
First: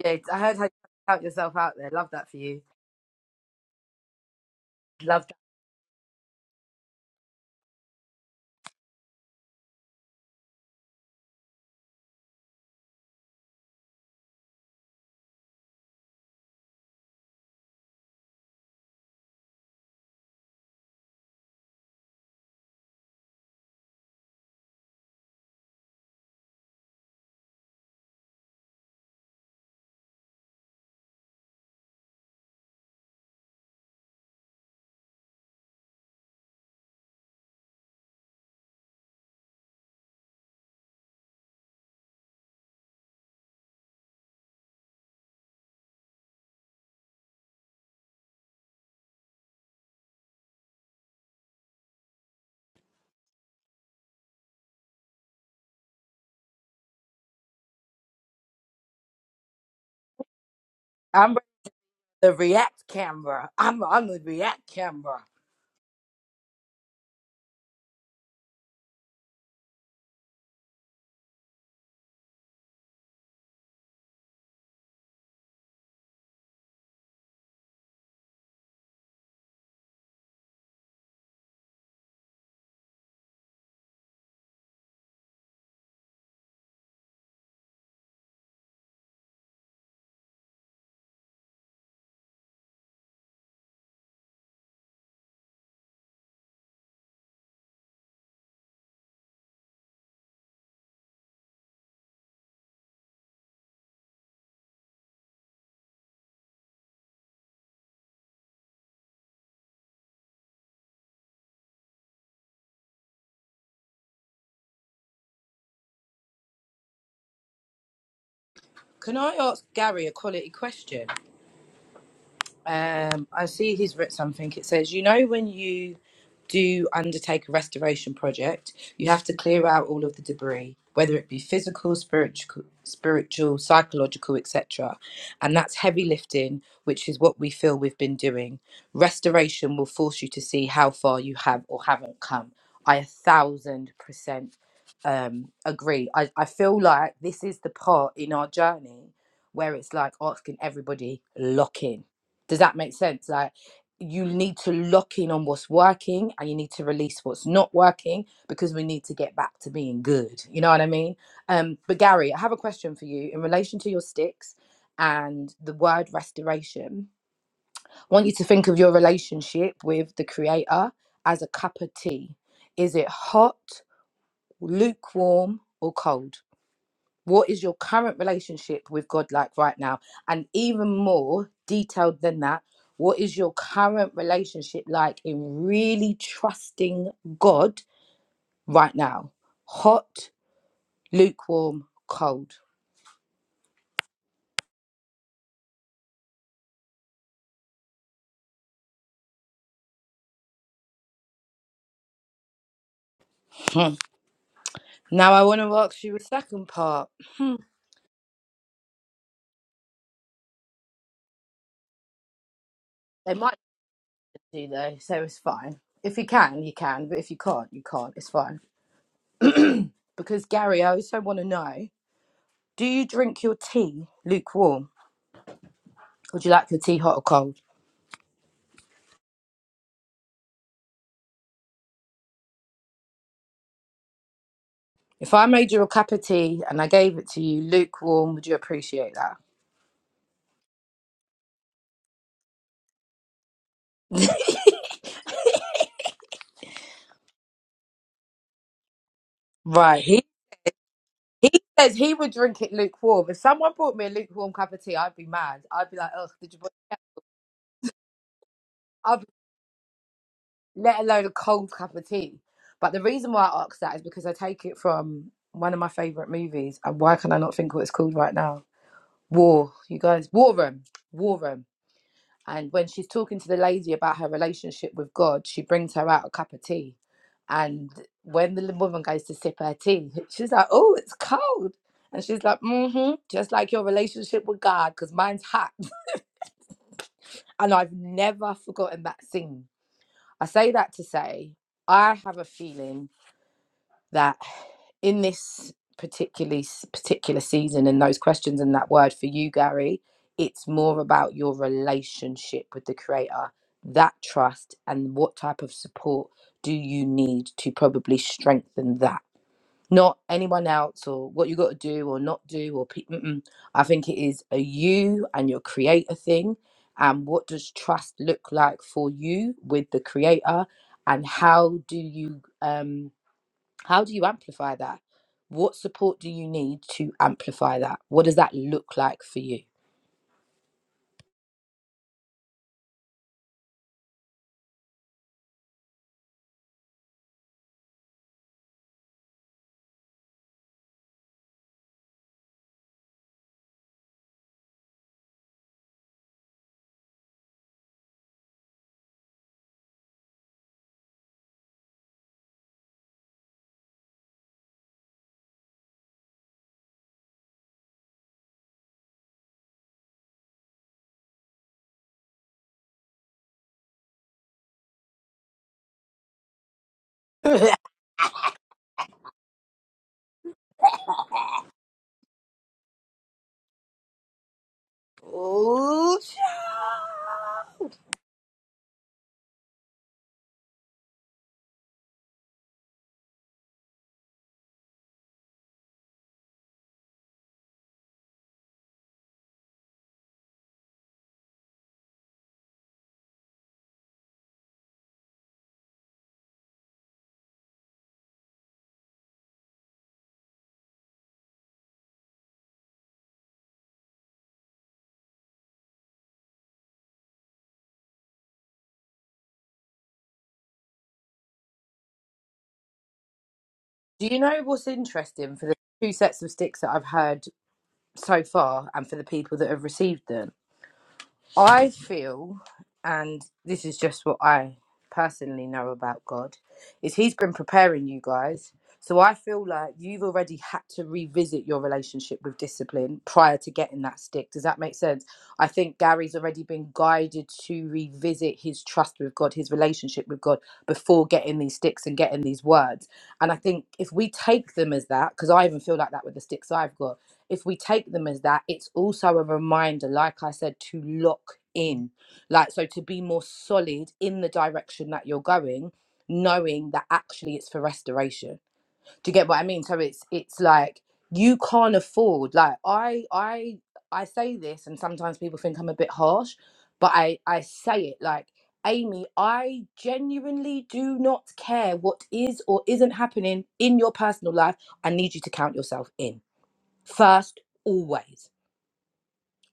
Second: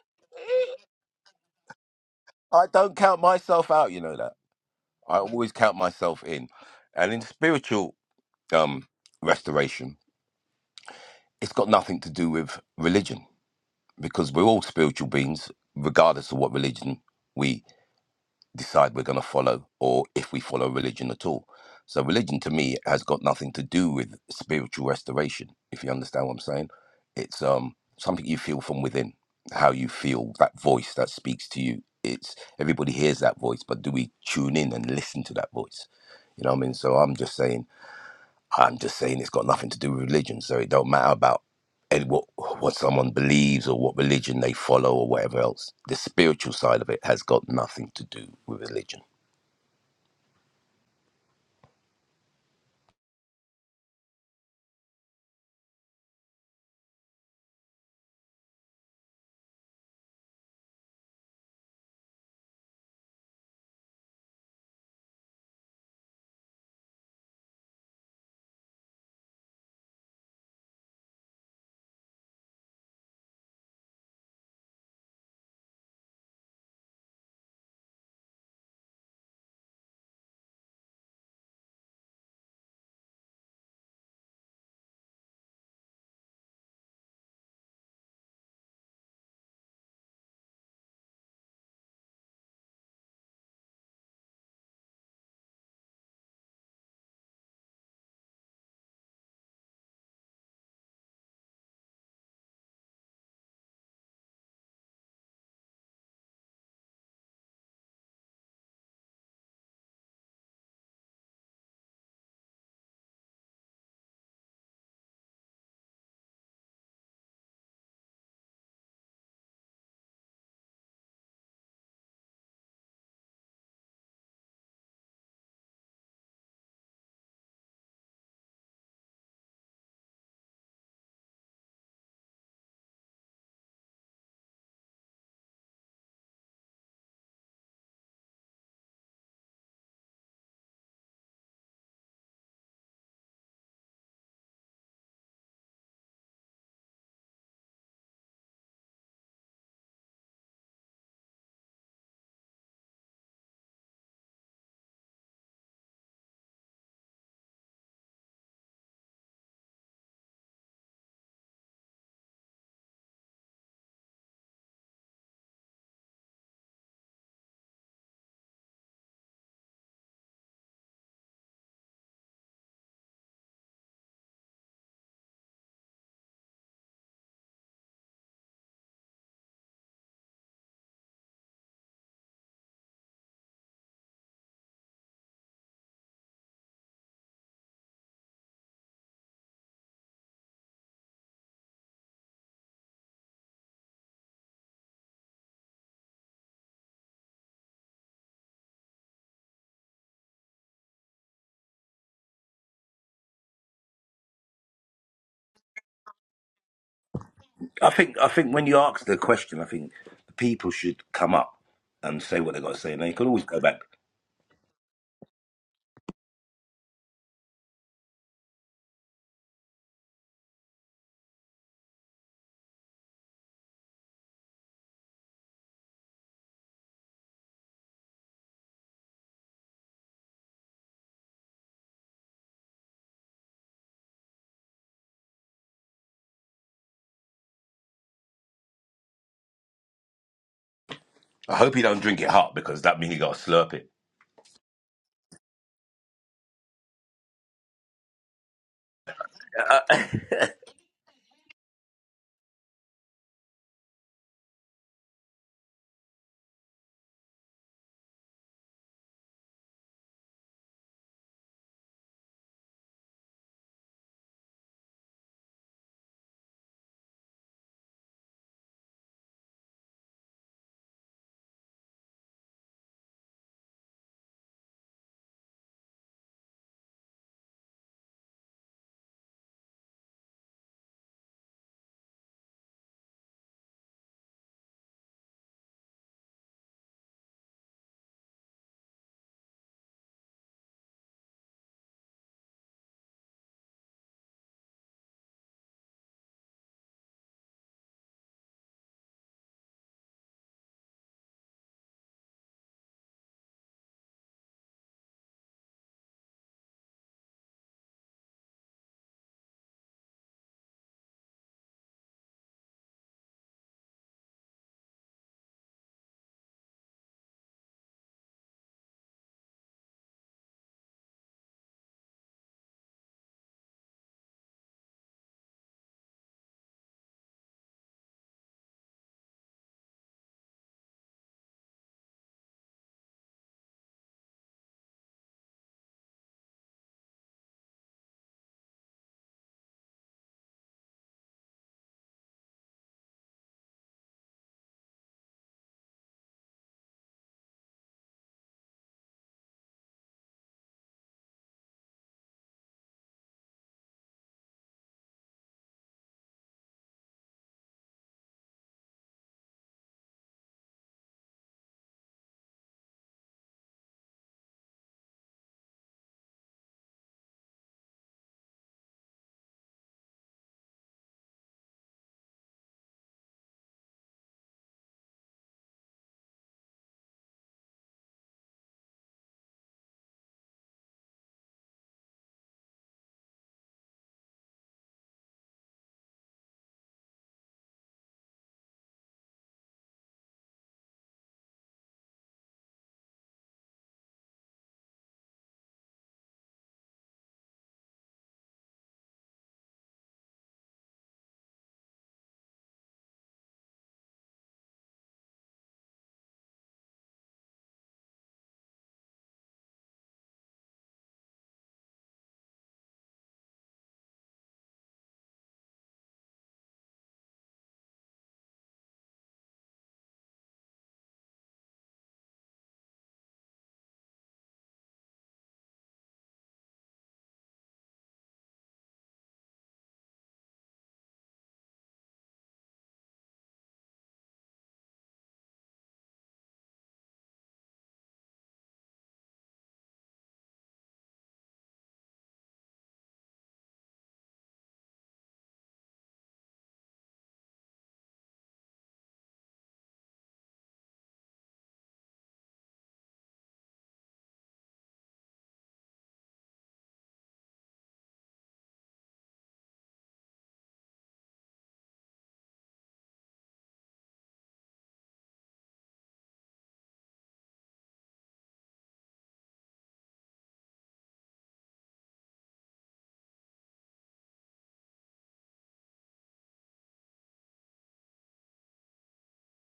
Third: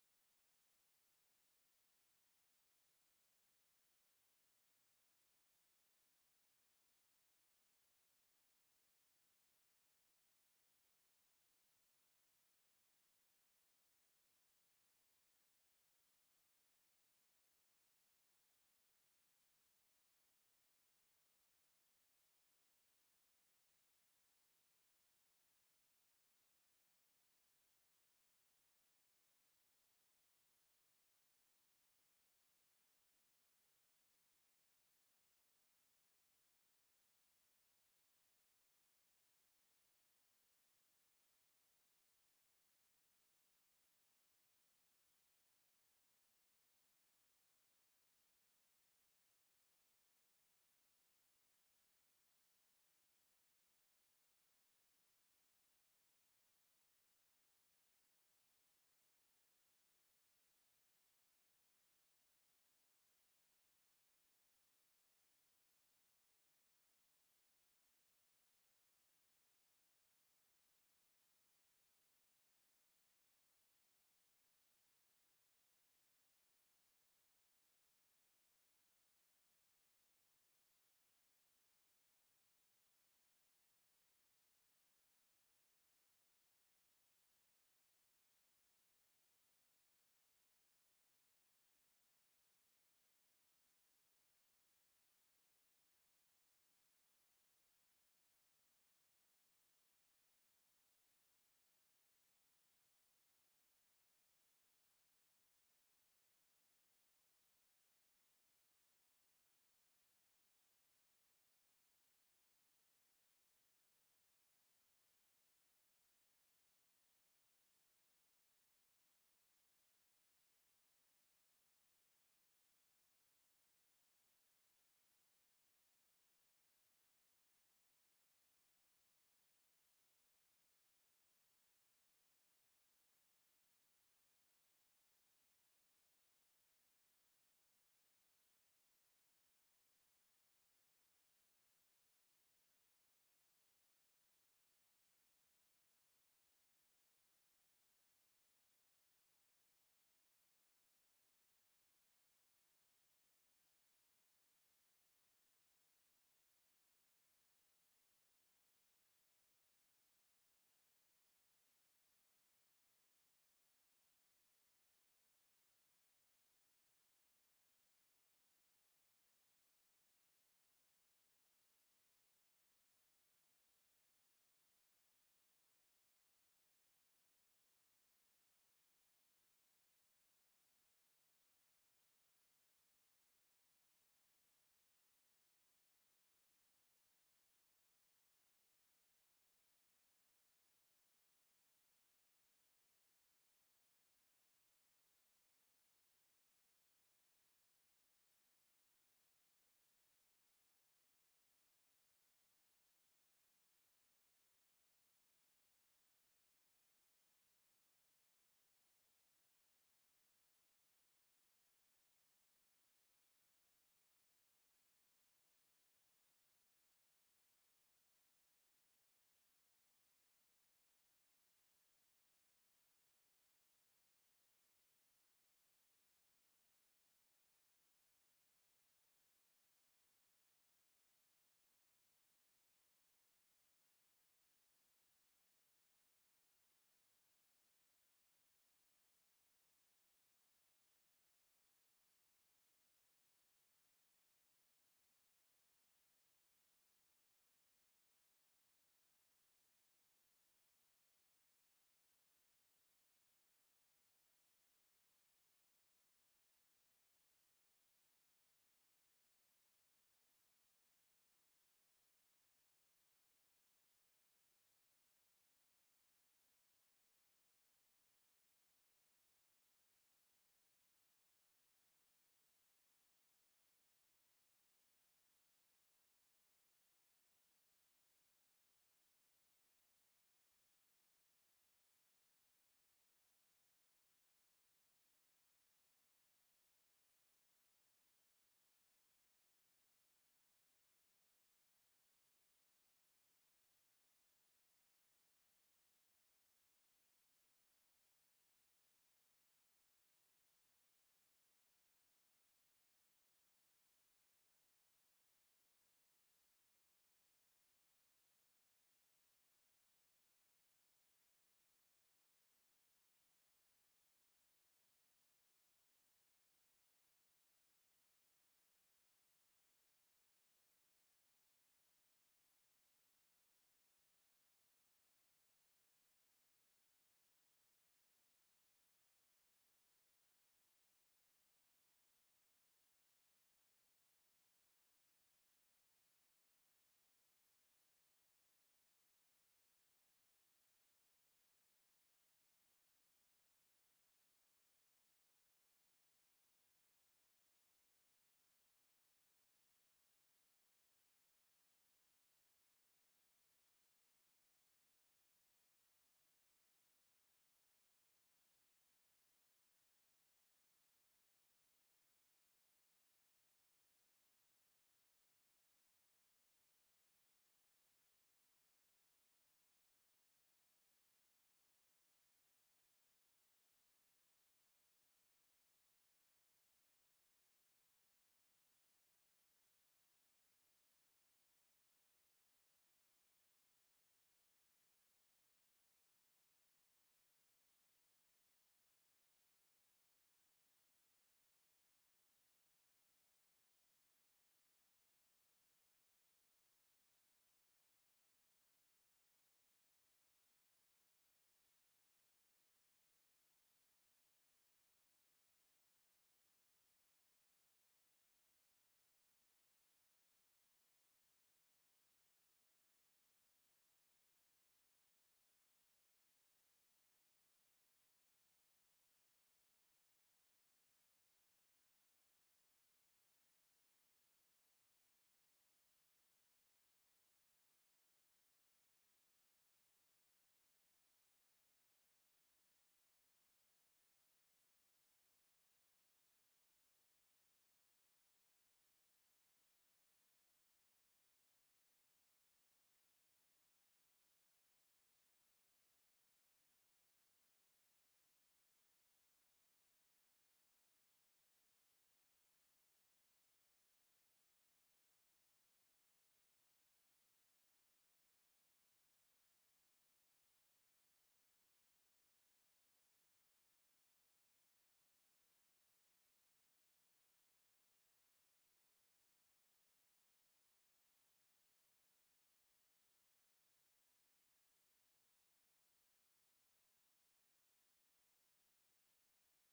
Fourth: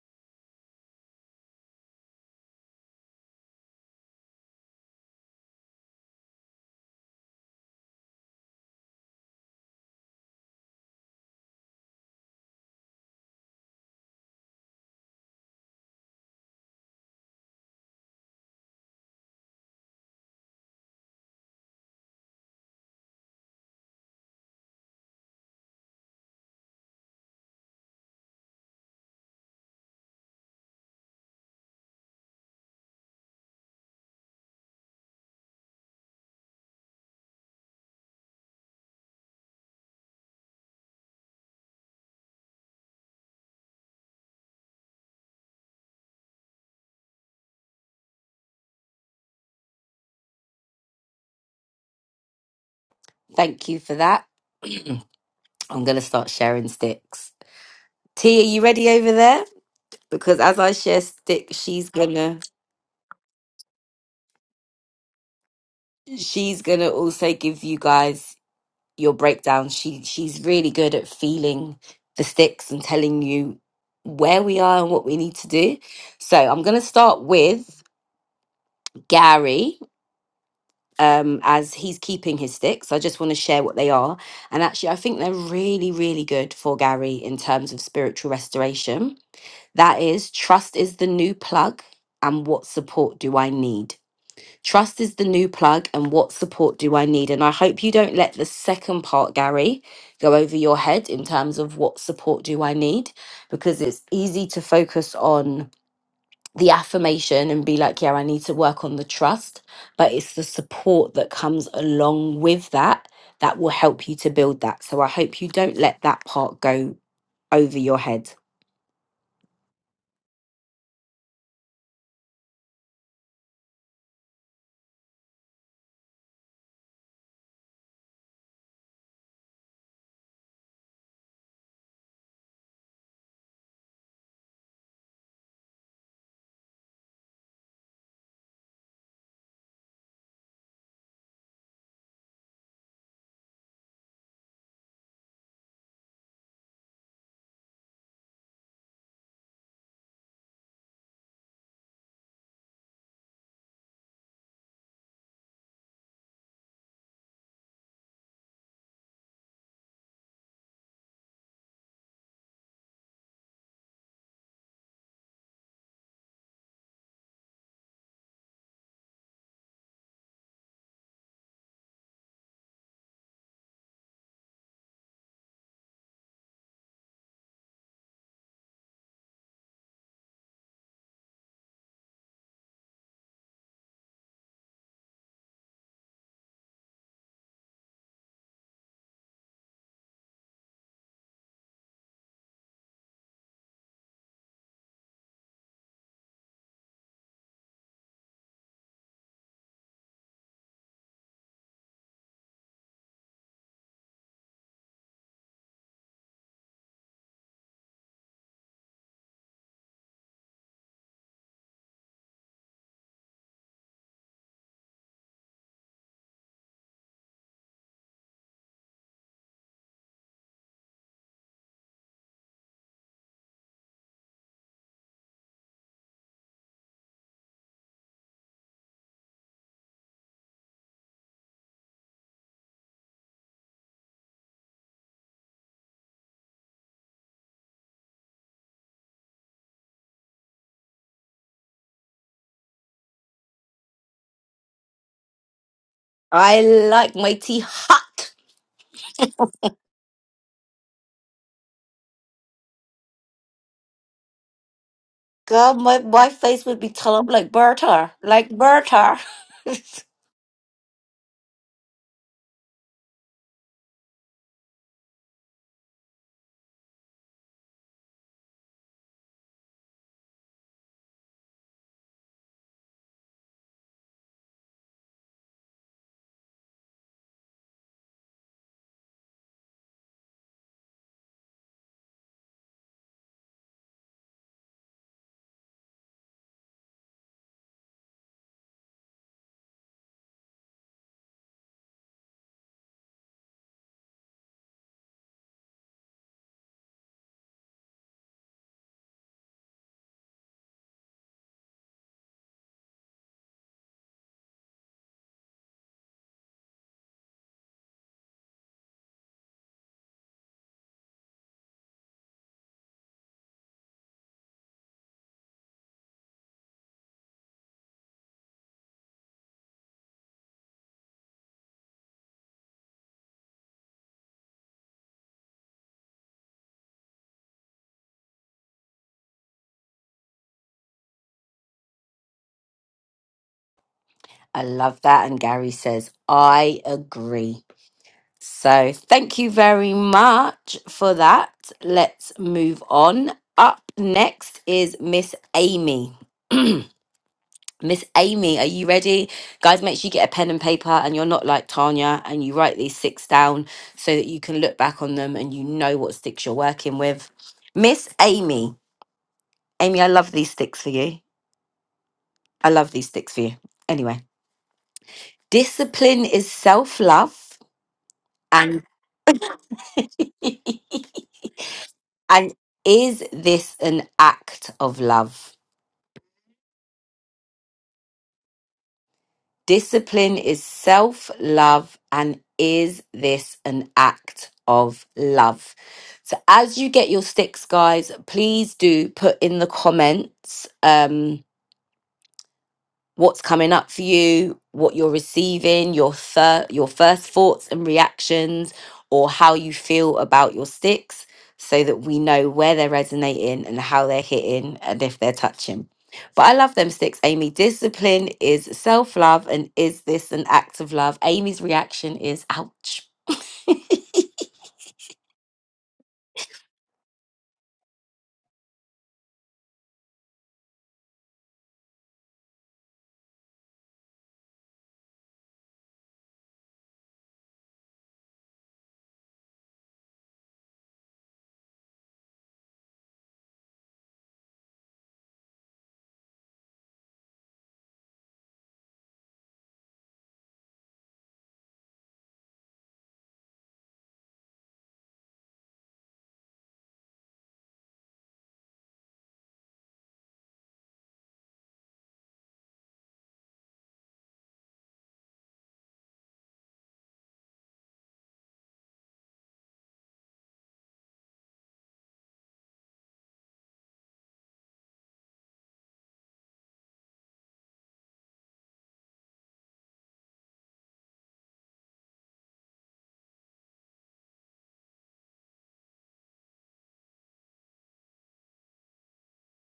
Speaker 2: yeah. I heard how you count yourself out there. Love that for you.
Speaker 3: I don't count myself out, you know that. I
Speaker 2: Love
Speaker 3: always count myself in. And in spiritual um, restoration, it's got nothing to do with religion because we're all spiritual beings, regardless of what religion we decide we're going to follow or if we follow religion at all. So, religion to me has got nothing to do with spiritual restoration, if you understand what I'm saying. It's um, something you feel from within, how you feel that voice that speaks to you. It's everybody hears that voice, but do we tune in and listen to that voice? You know what I mean? So I'm just saying, I'm just saying it's got nothing to do with religion. So it don't matter about and what what someone believes or what religion they follow or whatever else. The spiritual side of it has got nothing to do with religion.
Speaker 1: Thank you for that. [clears throat] I'm going to start sharing sticks. T, are you ready over there? Because as I share
Speaker 2: that.
Speaker 1: stick, she's
Speaker 2: the
Speaker 1: gonna
Speaker 2: React camera. I'm on the React camera.
Speaker 1: she's gonna also give you guys your breakdown. She she's really good at feeling the sticks and telling you where we are and what we need to do. So I'm gonna start with Gary. Um, as he's keeping his sticks, I just want to share what they are. And actually, I think they're really, really good for Gary in terms of spiritual restoration. That is, trust is the new plug, and what support do I need? Trust is the new plug, and what support do I need? And I hope you don't let the second part, Gary, go over your head in terms of what support do I need, because it's easy to focus on the affirmation and be like, yeah, I need to work on the trust, but it's the support that comes along with that that will help you to build that. So I hope you don't let that part go over your head.
Speaker 2: Can I ask Gary a quality question? Um, I see he's written something. It says, you know, when you do undertake a restoration project, you have to clear out all of the debris, whether it be physical, spiritual, spiritual, psychological, etc. And that's heavy lifting, which is what we feel we've been doing. Restoration will force you to see how far you have or haven't come. I a thousand percent um, agree. I, I feel like this is the part in our journey where it's like asking everybody lock in does that make sense? Like you need to lock in on what's working and you need to release what's not working because we need to get back to being good. You know what I mean? Um, but Gary, I have a question for you in relation to your sticks and the word restoration. I want you to think of your relationship with the creator as a cup of tea. Is it hot, lukewarm, or cold? What is your current relationship with God like right now? And even more detailed than that, what is your current relationship like in really trusting God right now? Hot, lukewarm, cold. Hmm. Now I want to ask you a second part.
Speaker 3: I think I think when you ask the question, I think the people should come up and say what they got to say, and they could
Speaker 2: They
Speaker 3: always
Speaker 2: might
Speaker 3: go back.
Speaker 2: do though, so it's fine. If you can, you can, but if you can't, you can't. It's fine. Because Gary, I also want to know: Do you drink your tea lukewarm, or do you like your tea hot or cold? If I made you a cup of tea and I gave it to you lukewarm, would you appreciate that?
Speaker 3: I hope he don't drink it hot because that means he got to slurp it.
Speaker 1: I like my tea hot.
Speaker 2: Right. He
Speaker 3: Uh,
Speaker 2: he says he would drink it lukewarm. If someone brought me a lukewarm cup of tea, I'd be mad.
Speaker 1: God,
Speaker 2: I'd be
Speaker 1: my,
Speaker 2: like, oh,
Speaker 1: my
Speaker 2: did you?
Speaker 1: face
Speaker 2: bring-"
Speaker 1: would be telling like Berta, like Berta.
Speaker 2: I'd be-
Speaker 1: [laughs]
Speaker 2: let alone a cold cup of tea. But the reason why I asked that is because I take it from one of my favorite movies. And why can I not think what it's called right now? War. You guys, War Room. War Room. And when she's talking to the lady about her relationship with God, she brings her out a cup of tea. And when the woman goes to sip her tea, [laughs] she's like, Oh, it's cold. And she's like, Mm hmm, just like your relationship with God, because mine's hot. And I've never forgotten that scene. I say that to say, I have a feeling that in this particularly particular season and those questions and that word for you gary it's more about your relationship with the creator that trust and what type of support do you need to probably strengthen that not anyone else or what you got to do or not do or pe- mm-mm. i think it is a you and your creator thing and what does trust look like for you with the creator and how do you um how do you amplify that? What support do you need to amplify that? What does that look like for you?
Speaker 1: I love that. And Gary says, I agree. So thank you very much for that. Let's move on. Up next is Miss Amy. [clears throat] Miss Amy, are you ready? Guys, make sure you get a pen and paper and you're not like Tanya and you write these six down so that you can look back on them and you know what sticks you're working with. Miss Amy, Amy, I love these sticks for you. I love these sticks for you. Anyway, discipline is self
Speaker 2: [laughs]
Speaker 1: love and. [laughs] And is this an act of love?
Speaker 2: Ooh,
Speaker 1: Discipline is self love. And is this an act of love? So, as you get your sticks, guys, please do put in the comments. Um, what's coming up for you, what you're receiving, your thir- your first thoughts and reactions, or how you feel about your sticks, so that we know where they're resonating and how they're hitting and if they're touching. But I love them sticks, Amy. Discipline is self love, and is this an act of love? Amy's reaction is ouch. [laughs]
Speaker 2: Do you know what's interesting for the two sets of sticks that I've heard so far and for the people that have received them? I feel, and this is just what I personally know about God, is He's been preparing you guys. So I feel like you've already had to revisit your relationship with discipline prior to getting that stick. Does that make sense? I think Gary's already been guided to revisit his trust with God, his relationship with God before getting these sticks and getting these words. And I think if we take them as that, because I even feel like that with the sticks I've got, if we take them as that, it's also a reminder, like I said, to lock in. Like, so to be more solid in the direction that you're going, knowing that actually it's for restoration. Do you get what I mean? So it's it's like you can't afford like I I I say this and sometimes people think I'm a bit harsh, but I I say it like Amy, I genuinely do not care what is or isn't happening in your personal life. I need you to count yourself in First, always,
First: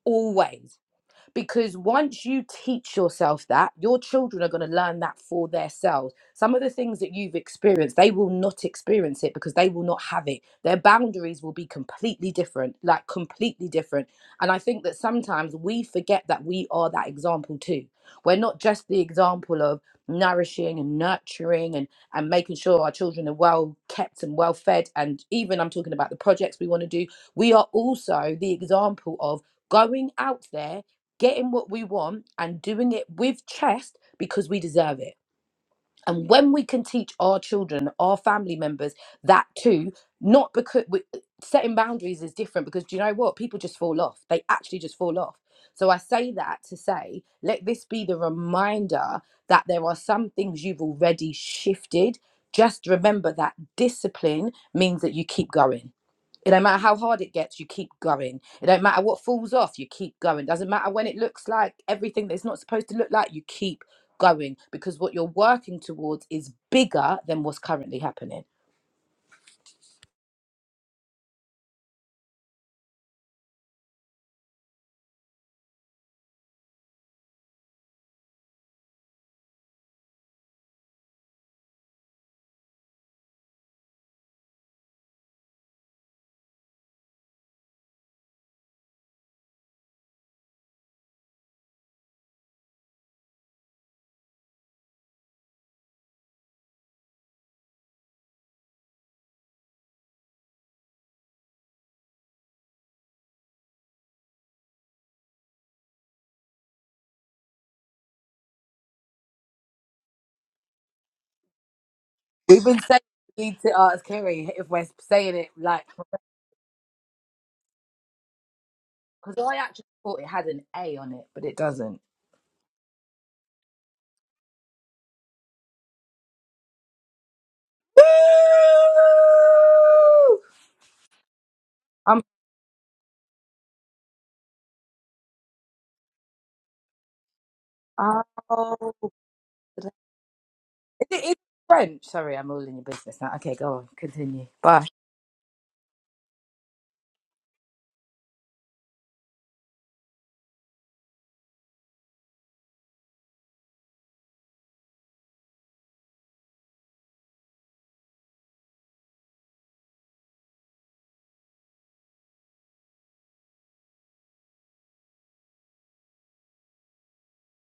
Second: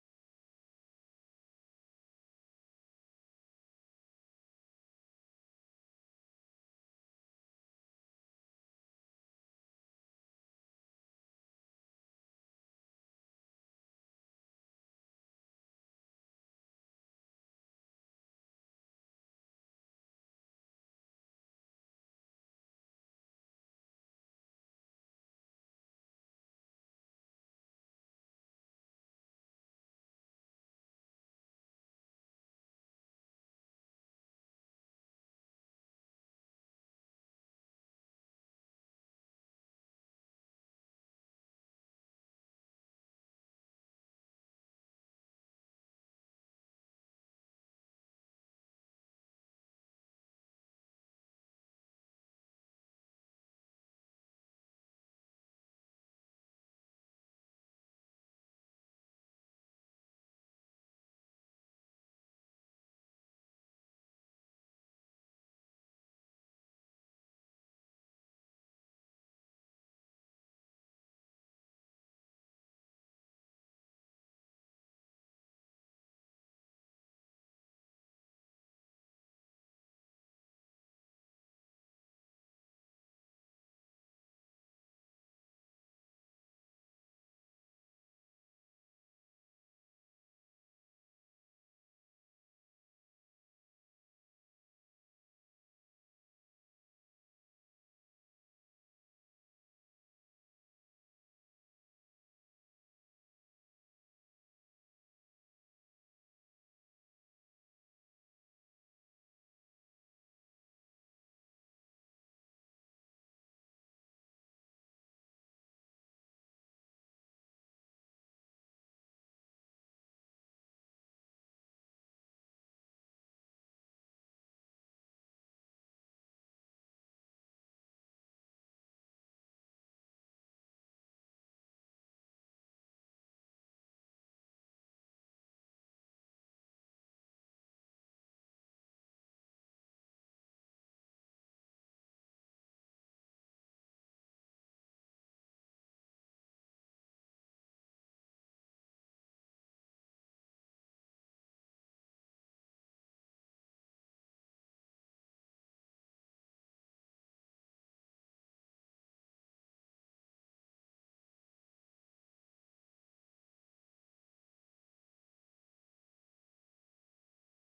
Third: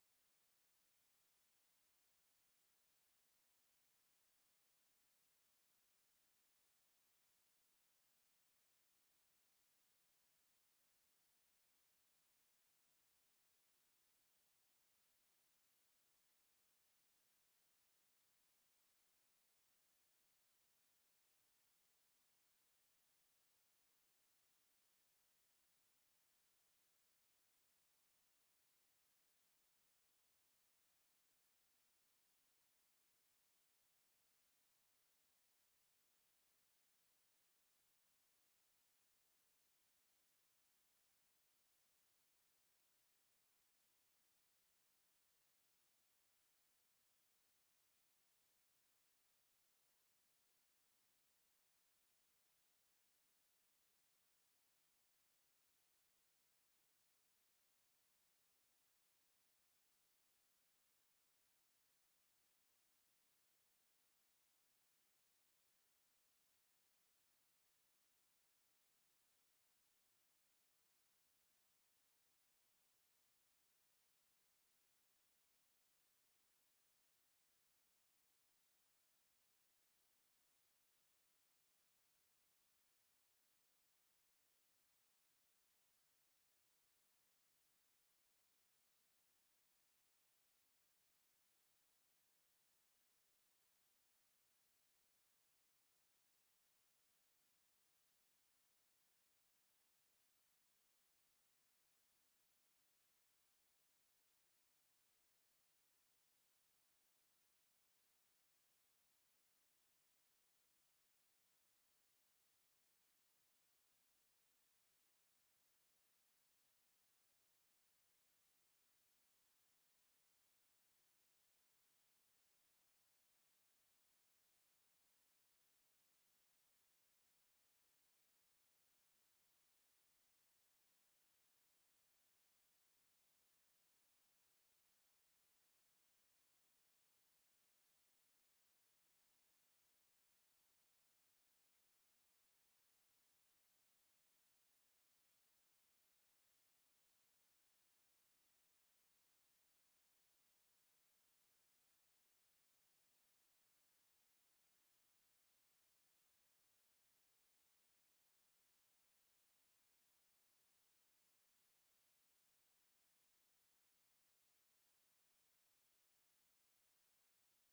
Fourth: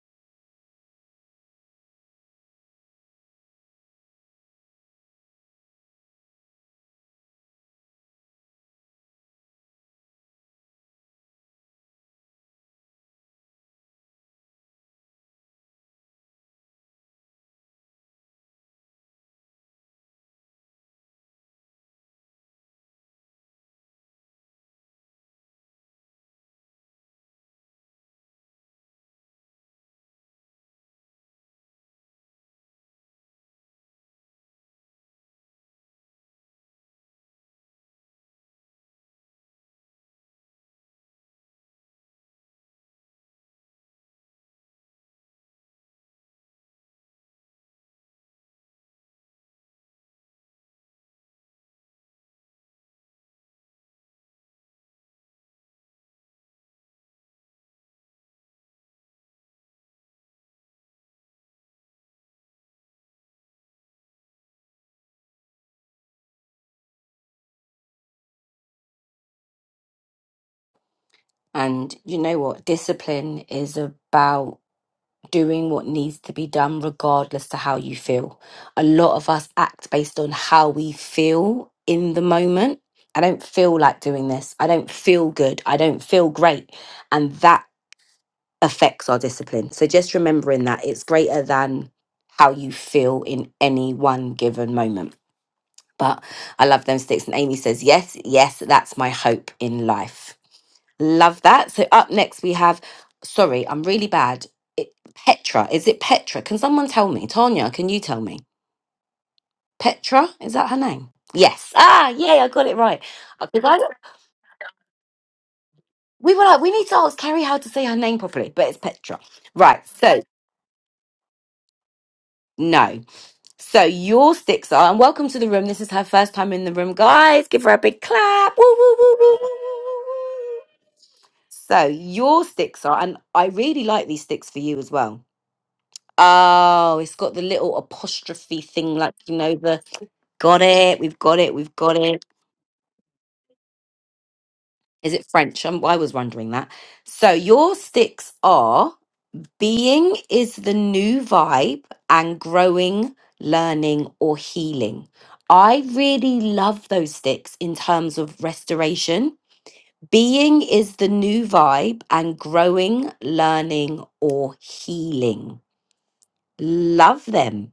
Speaker 2: always because once you teach yourself that your children are going to learn that for themselves some of the things that you've experienced they will not experience it because they will not have it their boundaries will be completely different like completely different and i think that sometimes we forget that we are that example too we're not just the example of nourishing and nurturing and and making sure our children are well kept and well fed and even i'm talking about the projects we want to do we are also the example of going out there getting what we want and doing it with chest because we deserve it. And when we can teach our children, our family members that too, not because we, setting boundaries is different because do you know what? People just fall off. They actually just fall off. So I say that to say, let this be the reminder that there are some things you've already shifted. Just remember that discipline means that you keep going it don't matter how hard it gets, you keep going. It don't matter what falls off, you keep going. Doesn't matter when it looks like everything that's not supposed to look like, you keep going because what you're working towards is bigger than what's currently happening.
Speaker 1: and you know what? Discipline is about doing what needs to be done regardless to how you feel. A lot of us act based on how we feel in the moment. I don't feel like doing this. I don't feel good. I don't feel great. And that affects our discipline. So just remembering that it's greater than how you feel in any one given moment. But I love them sticks. And Amy says, yes, yes, that's my hope in life. Love that. So up next we have. Sorry, I'm really bad. It, Petra. Is it Petra? Can someone tell me? Tanya, can you tell me? Petra? Is that her name? Yes. Ah, yay! I
Speaker 2: We've
Speaker 1: got it
Speaker 2: been saying
Speaker 1: right.
Speaker 2: we
Speaker 1: Uh,
Speaker 2: need
Speaker 1: 'cause
Speaker 2: to
Speaker 1: I don't-
Speaker 2: ask Kerry if we're saying it like
Speaker 1: we were like, we need to ask Carrie how to say her name properly, but it's Petra.
Speaker 2: because I actually
Speaker 1: Right.
Speaker 2: thought
Speaker 1: So
Speaker 2: it had an A on it, but it doesn't.
Speaker 1: no. So your sticks are, and welcome to the room. This is her first time in the room, guys. Give her a big
Speaker 2: Woo!
Speaker 1: clap. Woo, woo, woo, woo, woo, woo, woo, woo. So
Speaker 2: I'm
Speaker 1: your sticks are, and I really like these sticks for you as well Oh, it's got the little apostrophe
Speaker 2: oh,
Speaker 1: thing, like you know the
Speaker 2: is it
Speaker 1: got it, we've
Speaker 2: is it
Speaker 1: got it, we've got
Speaker 2: French?
Speaker 1: it.
Speaker 2: Sorry, I'm all in your business now. Okay, go on, continue. Bye.
Speaker 1: Is it French? Um, I was wondering that. So your sticks are being is the new vibe and growing, learning or healing. I really love those sticks in terms of restoration. Being is the new vibe and growing, learning or healing. Love them.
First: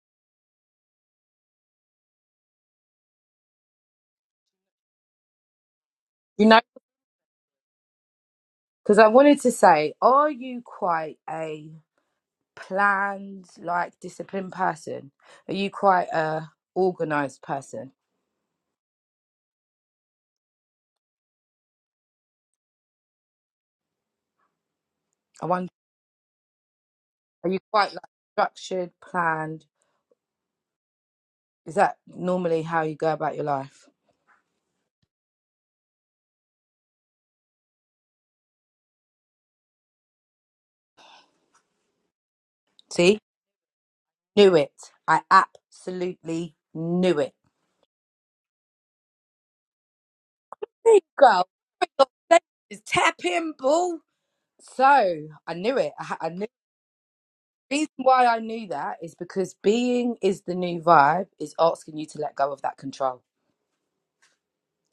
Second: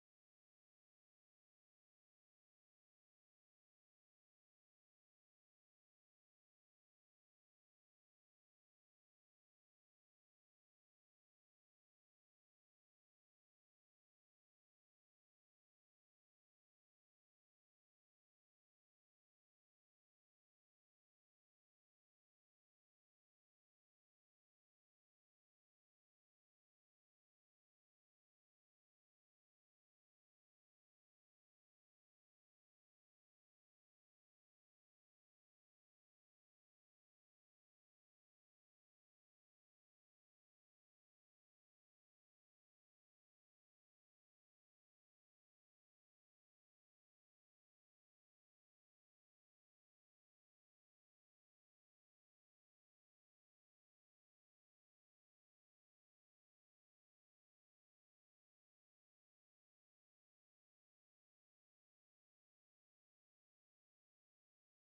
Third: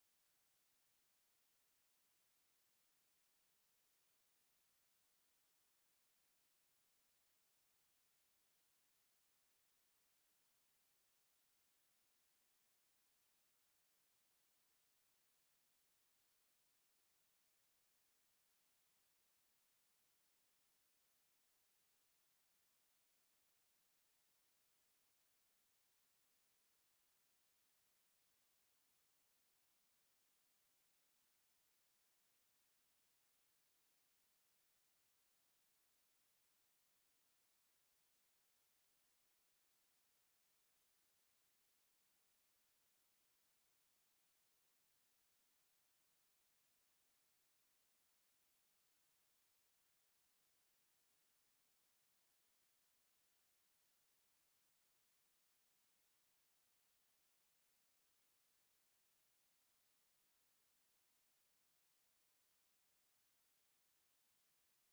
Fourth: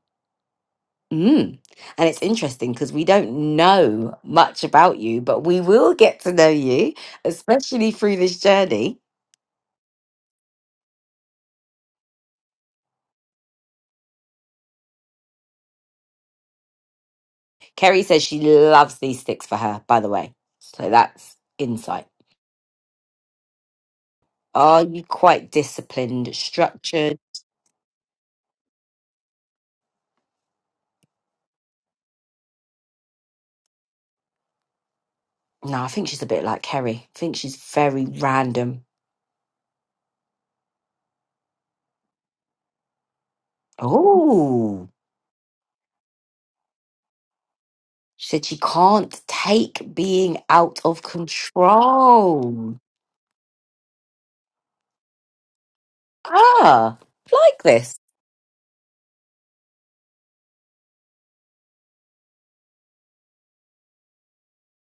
Speaker 1: Mm. And it's interesting because we don't know much about you, but we will get to
Speaker 2: You
Speaker 1: know
Speaker 2: know.
Speaker 1: you, especially through this
Speaker 2: Because
Speaker 1: journey.
Speaker 2: I wanted to say, are you quite a planned, like disciplined person? Are you quite a organized person?
Speaker 1: Kerry says she loves these sticks for her, by the way. So that's insight. Are you
Speaker 2: I
Speaker 1: quite
Speaker 2: wonder,
Speaker 1: disciplined, structured?
Speaker 2: are you quite like structured, planned? Is that normally how you go about your life?
Speaker 1: No, I think she's a bit like Kerry. I think she's very random.
Speaker 2: See, knew
Speaker 1: Oh,
Speaker 2: it. I absolutely knew it.
Speaker 1: she said she can't take being out
Speaker 2: There you
Speaker 1: of
Speaker 2: go.
Speaker 1: control.
Speaker 2: Just Tap in, ball. So I knew it. I, ha- I knew.
Speaker 1: Ah, like
Speaker 2: The
Speaker 1: this.
Speaker 2: reason why I knew that is because being is the new vibe is asking you to let go of that control.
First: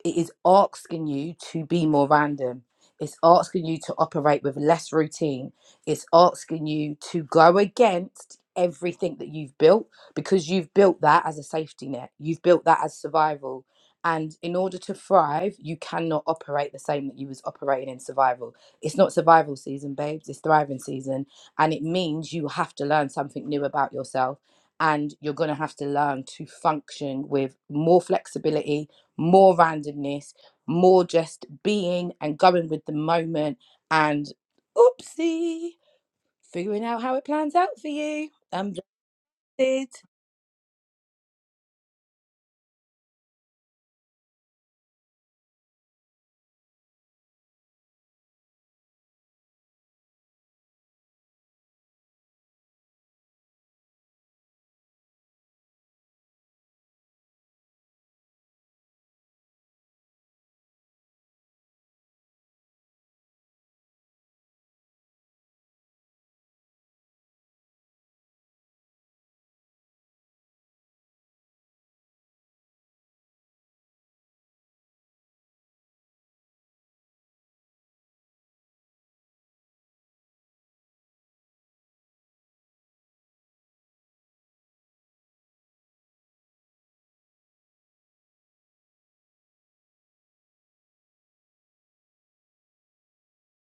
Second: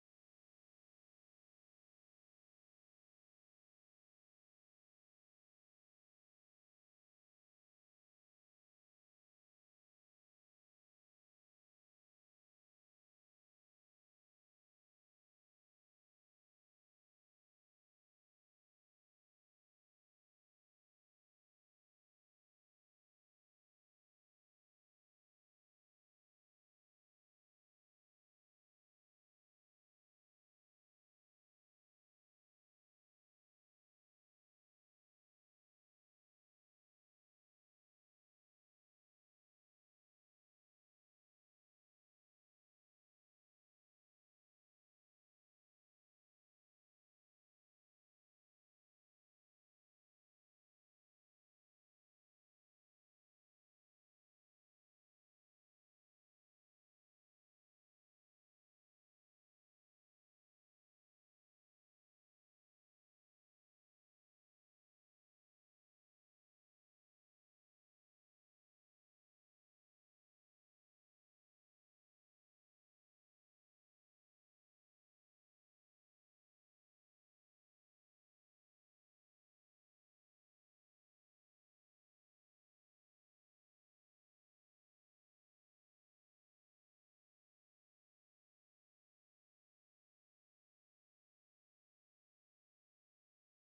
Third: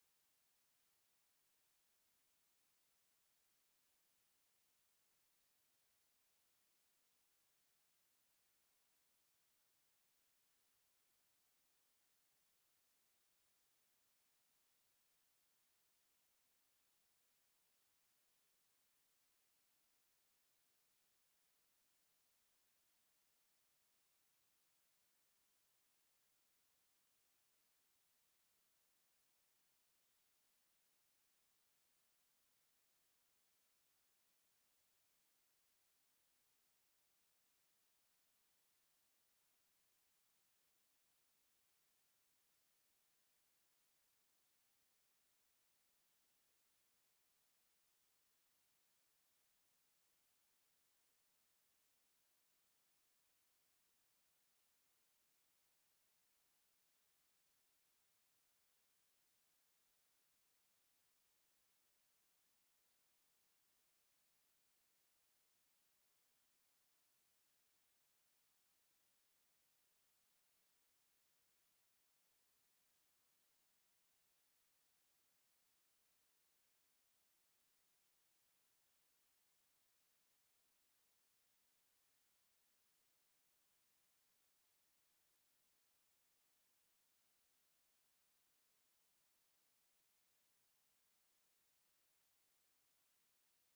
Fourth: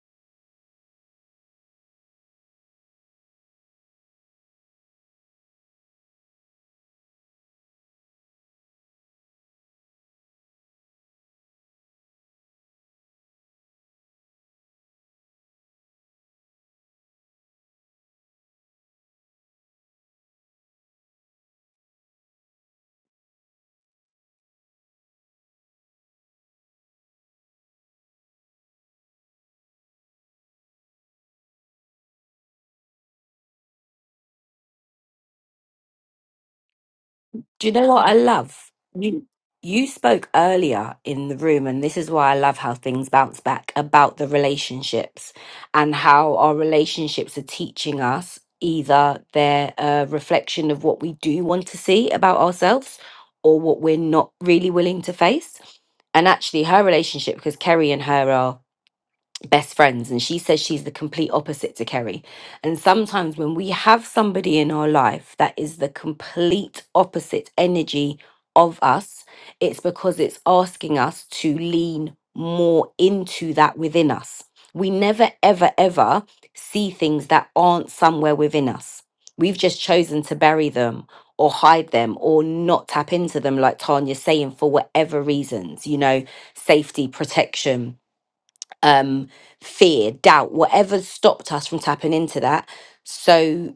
Speaker 2: it is asking you to be more random. It's asking you to operate with less routine. It's asking you to go against everything that you've built because you've built that as a safety net. You've built that as survival. And in order to thrive, you cannot operate the same that you was operating in survival. It's not survival season, babes. It's thriving season. And it means you have to learn something new about yourself. And you're going to have to learn to function with more flexibility, more randomness, more just being and going with the moment and oopsie, figuring out how it plans
Speaker 1: Do you
Speaker 2: out for
Speaker 1: know what I
Speaker 2: you.
Speaker 1: love?
Speaker 2: I'm
Speaker 1: You you
Speaker 2: did.
Speaker 1: spoke earlier in the room, and this is why I love how things bounce back about the relationships and how our relationships are teaching us either they're a reflection of what we do want to see about ourselves or what we're not really willing to face. And actually, her relationship, because Kerry and her are best friends and she says she's the complete opposite to Kerry. And sometimes when we have somebody in our life that is the complete opposite energy of us, it's because it's asking us to lean more into that within us. We never ever ever see things that aren't somewhere within us. We've just chosen to bury them or hide them or not tap into them like Tanya's saying for whatever reasons, you know, safety, protection, um, fear, doubt, whatever stopped us from tapping into that. So,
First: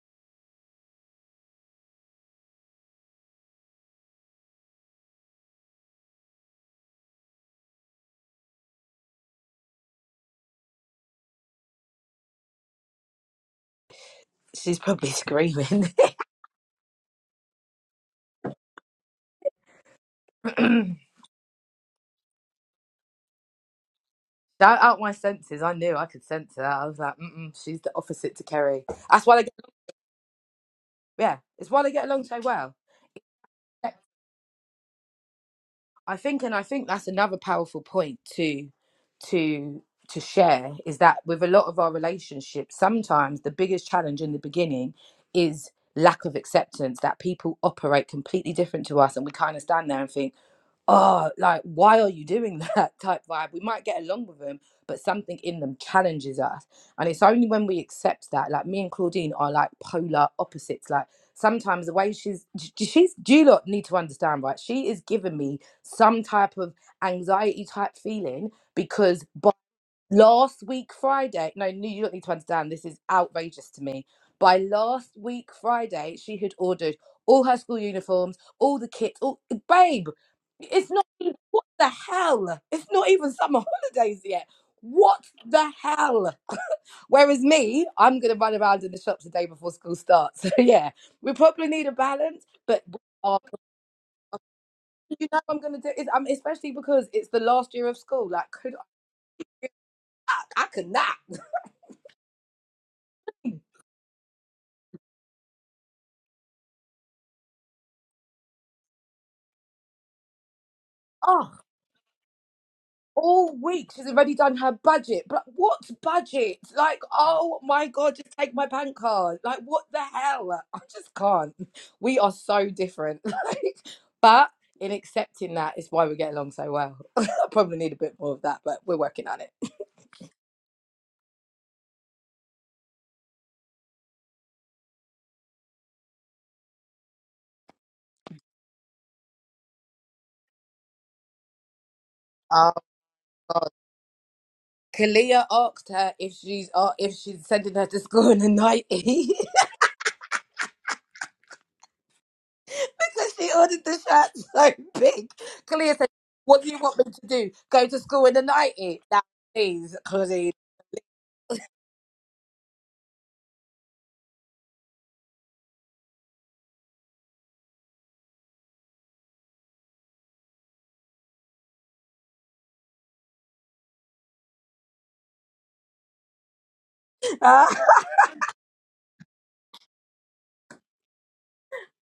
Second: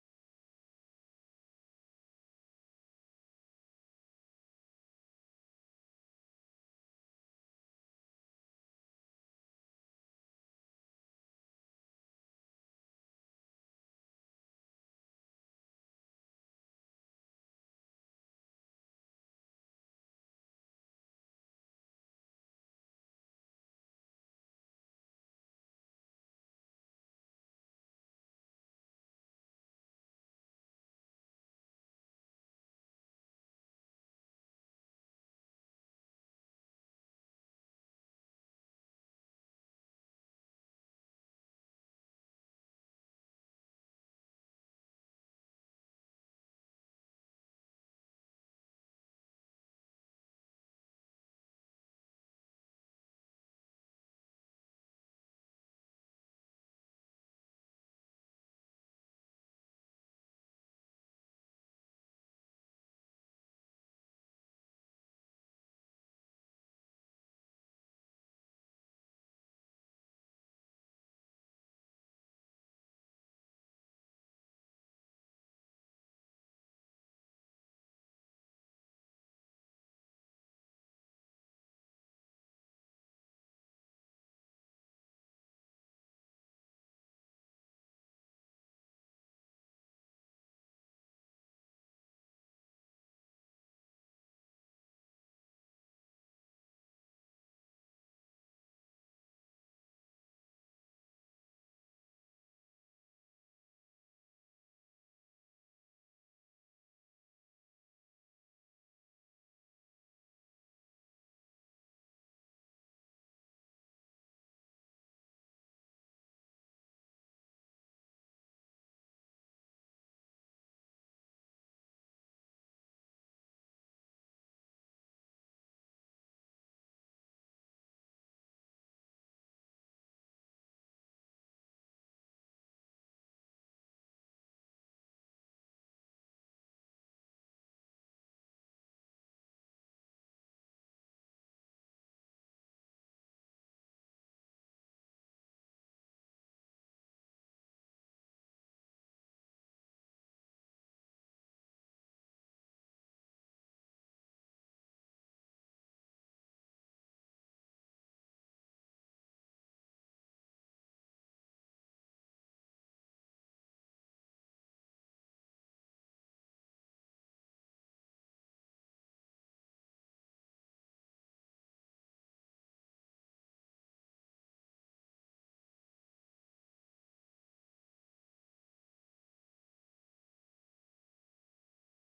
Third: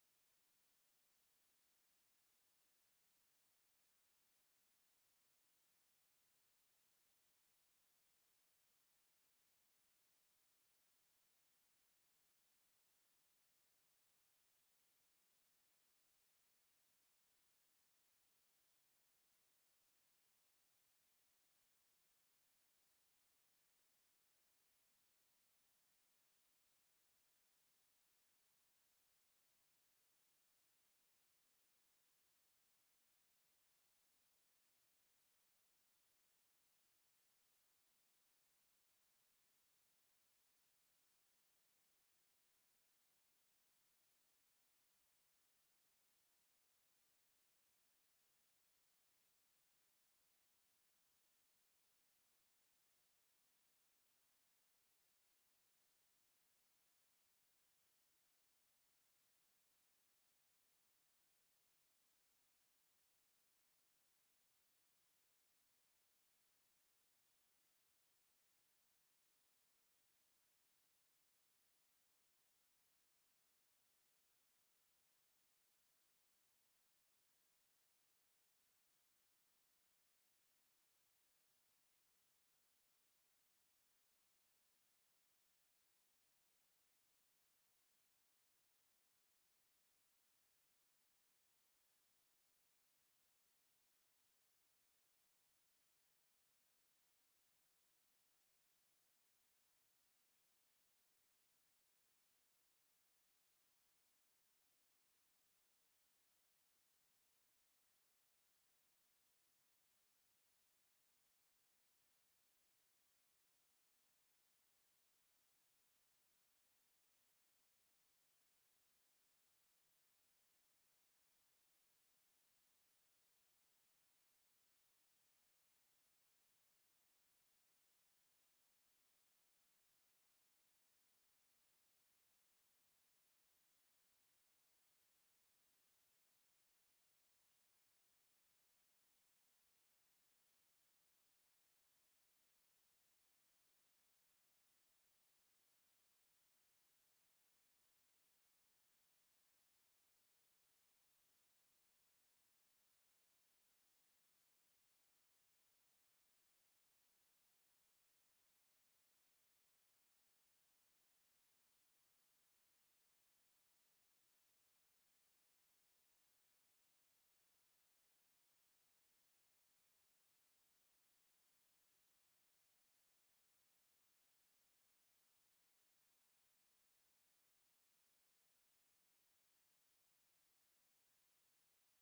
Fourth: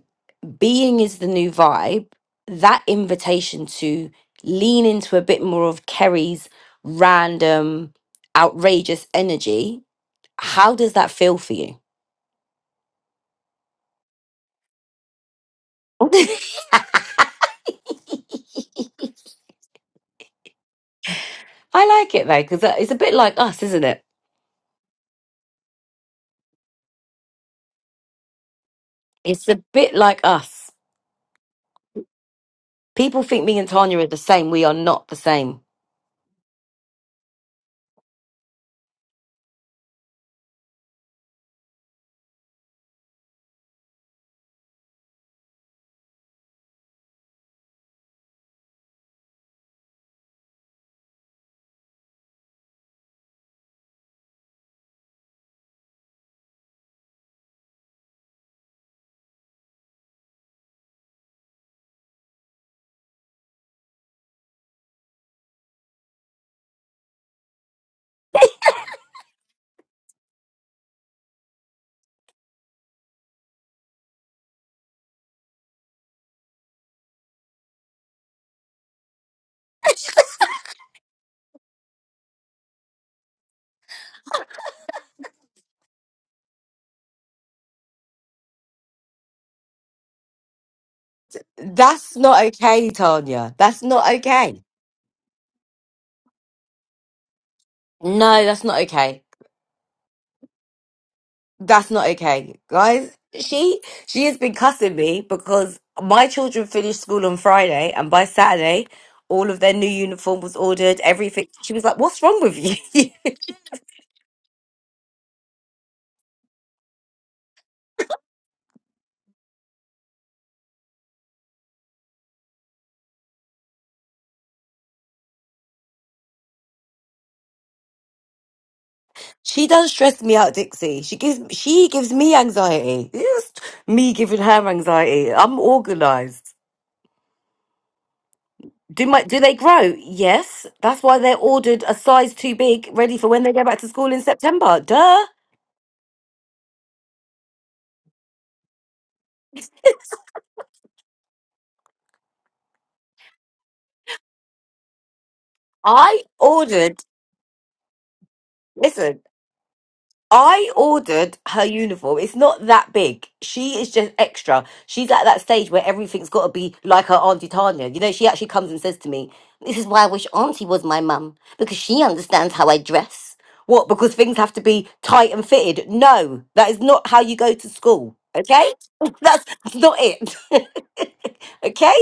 Speaker 1: being is the new vibe, that invitation to lean into a bit more of Kerry's random, outrageous energy. How does that feel for you?
Speaker 2: She's probably [laughs] screaming.
Speaker 1: [laughs] I
Speaker 2: [clears throat]
Speaker 1: like it though, because it's a bit like us, isn't it?
Speaker 2: Shout out my senses. I knew I could sense that. I was like, mm she's the opposite to Kerry. That's why they
Speaker 1: It's
Speaker 2: get,
Speaker 1: a bit like us.
Speaker 2: yeah, it's why they get along so well.
Speaker 1: People think me and Tanya are the same. We are not the same.
Speaker 2: I think, and I think that's another powerful point to to to share is that with a lot of our relationships, sometimes the biggest challenge in the beginning is lack of acceptance that people operate completely different to us, and we kind of stand there and think oh, like, why are you doing that [laughs] type vibe? We might get along with them, but something in them challenges us. And it's only when we accept that, like, me and Claudine are like polar opposites. Like, sometimes the way she's, j- she's, do you lot need to understand, right? She is giving me some type of anxiety type feeling because last week Friday. No, no, you don't need to understand. This is outrageous to me. By last week Friday, she had ordered all her school uniforms, all the kits. All babe, it's not. even- What the hell? It's not even summer holidays yet. What the hell? [laughs] Whereas me, I'm gonna run around in the shops the day before school starts. [laughs] So yeah, we probably need a
Speaker 1: That's
Speaker 2: balance,
Speaker 1: not
Speaker 2: but.
Speaker 1: okay,
Speaker 2: we are-
Speaker 1: Tanya. That's not okay.
Speaker 2: you know, what I'm gonna do is um, especially because it's the last year of school.
Speaker 1: No,
Speaker 2: Like,
Speaker 1: that's
Speaker 2: could
Speaker 1: not okay.
Speaker 2: I? I could not.
Speaker 1: That's not okay, guys. She she has been cussing me because my children finished school on Friday, and by Saturday, all of their new uniform was ordered. Everything. She was like, "What's wrong with you?" [laughs]
Speaker 2: all week she's already done her budget. But what budget? Like, oh my god, just take my bank card. Like, what the hell? I just can't. We are so different. [laughs] Like, but in accepting that is why we get along so well. [laughs] I probably need a bit more of that, but we're working on it.
Speaker 1: she does stress me out, Dixie. She gives she gives me anxiety. It's me giving her anxiety. I'm organized. Do my do they grow? Yes. That's why they're ordered a size too
Speaker 2: Uh,
Speaker 1: big, ready for when they go back to school in September. Duh.
Speaker 2: Kalia asked her if she's uh, if she's sending her to school in a nightie
Speaker 1: [laughs]
Speaker 2: [laughs] because she ordered the shirt so big. Kalia said,
Speaker 1: I
Speaker 2: "What do you want
Speaker 1: ordered.
Speaker 2: me to do? Go to school in a nightie?"
Speaker 1: Listen.
Speaker 2: Now, please,
Speaker 1: I ordered her uniform. It's not that big. She is just extra. She's at that stage where everything's got to be like her Auntie Tanya. You know, she actually comes and says to me, This is why I wish Auntie was my mum, because she understands how I dress. What? Because things have to be tight and fitted. No, that is not how you go
Speaker 2: Ah,
Speaker 1: to school. Okay? [laughs] That's, that's not it. [laughs] okay?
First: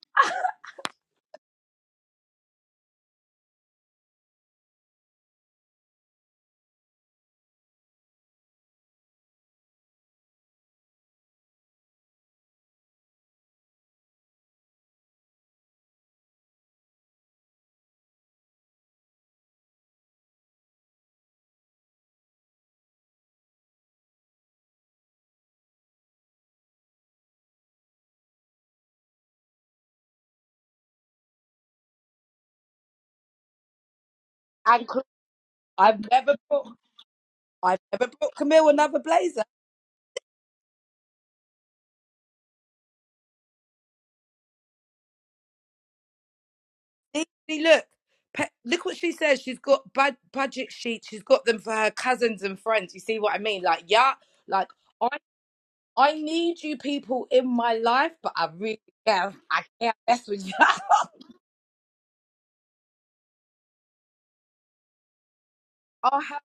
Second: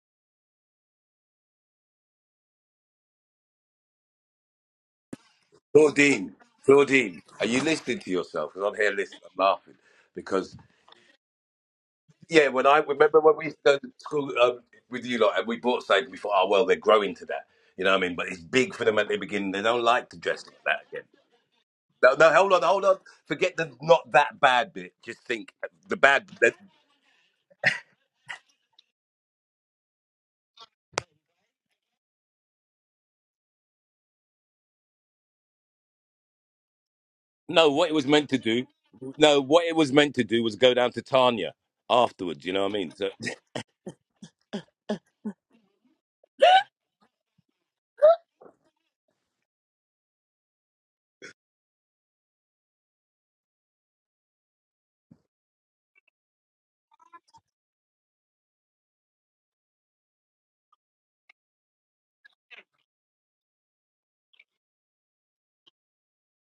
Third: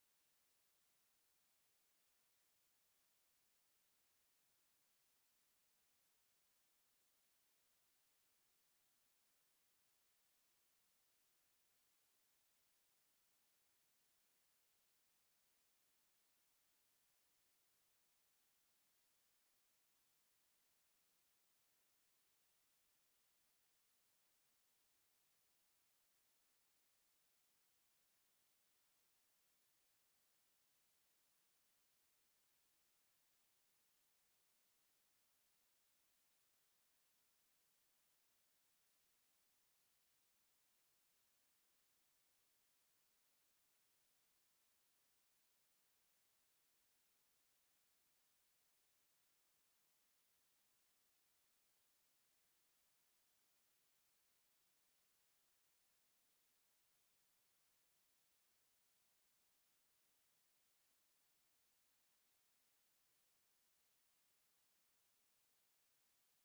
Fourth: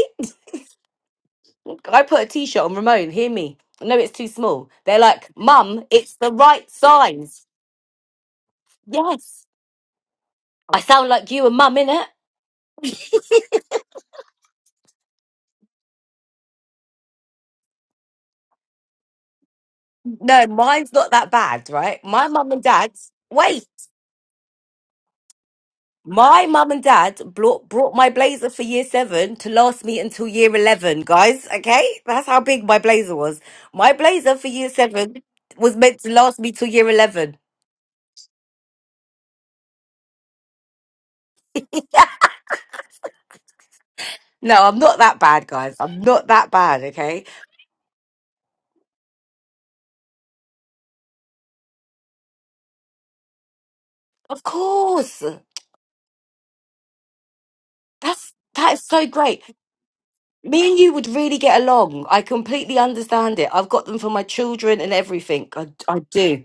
Speaker 1: I put a t shirt on Ramon. Hear me. No, it's too small. They're like,
Speaker 3: [laughs]
Speaker 1: Mum, it's the
Speaker 3: Claudine,
Speaker 1: right
Speaker 3: Claudine, are
Speaker 1: size.
Speaker 3: you listening to yourself? Because I'm here listening,
Speaker 1: Yes.
Speaker 3: I'm laughing. Because,
Speaker 1: I sound like you and mum, innit?
Speaker 3: yeah, when I remember when we used to go to school um, with you lot and we bought something, we thought, oh, well, they're growing to that. You know what I mean? But it's big for them at the beginning. They don't like to dress
Speaker 1: No,
Speaker 3: like that
Speaker 1: mine's
Speaker 3: again.
Speaker 1: not that bad, right?
Speaker 3: No,
Speaker 1: My
Speaker 3: no,
Speaker 1: mum
Speaker 3: hold on,
Speaker 1: and
Speaker 3: hold
Speaker 1: dad,
Speaker 3: on. Forget
Speaker 1: wait,
Speaker 3: the not that bad bit. Just think the bad.
Speaker 1: my mum and dad brought, brought my blazer for year seven to last me until year 11, guys, okay? That's how big my blazer was. My blazer for
Speaker 2: [laughs]
Speaker 1: year
Speaker 2: and Cl-
Speaker 1: seven was
Speaker 2: I've
Speaker 1: meant to
Speaker 2: never
Speaker 1: last me
Speaker 2: put
Speaker 1: till year 11.
Speaker 3: No,
Speaker 2: I've
Speaker 3: what it was
Speaker 2: never
Speaker 3: meant
Speaker 2: put
Speaker 3: to do,
Speaker 2: Camille another
Speaker 3: no,
Speaker 2: blazer.
Speaker 3: what it was meant to do was go down to Tanya
Speaker 1: [laughs]
Speaker 3: afterwards. You know what I mean? So,
Speaker 1: No, I'm not that bad, guys. I'm not that bad, okay?
Speaker 2: See, see, look, Pe- look what she says. She's got bad budget sheets. She's got them for her cousins and friends. You see what I mean? Like, yeah,
Speaker 1: Of
Speaker 2: like I
Speaker 1: course.
Speaker 2: I need you people in my life, but
Speaker 1: That's
Speaker 2: I
Speaker 1: that
Speaker 2: really
Speaker 1: is so
Speaker 2: can't.
Speaker 1: great.
Speaker 2: I can't mess with you.
Speaker 1: Me and
Speaker 2: [laughs]
Speaker 1: you would really get along. I completely understand it. I've got them for my children and everything. I, I
Speaker 2: I'll
Speaker 1: do.
Speaker 2: have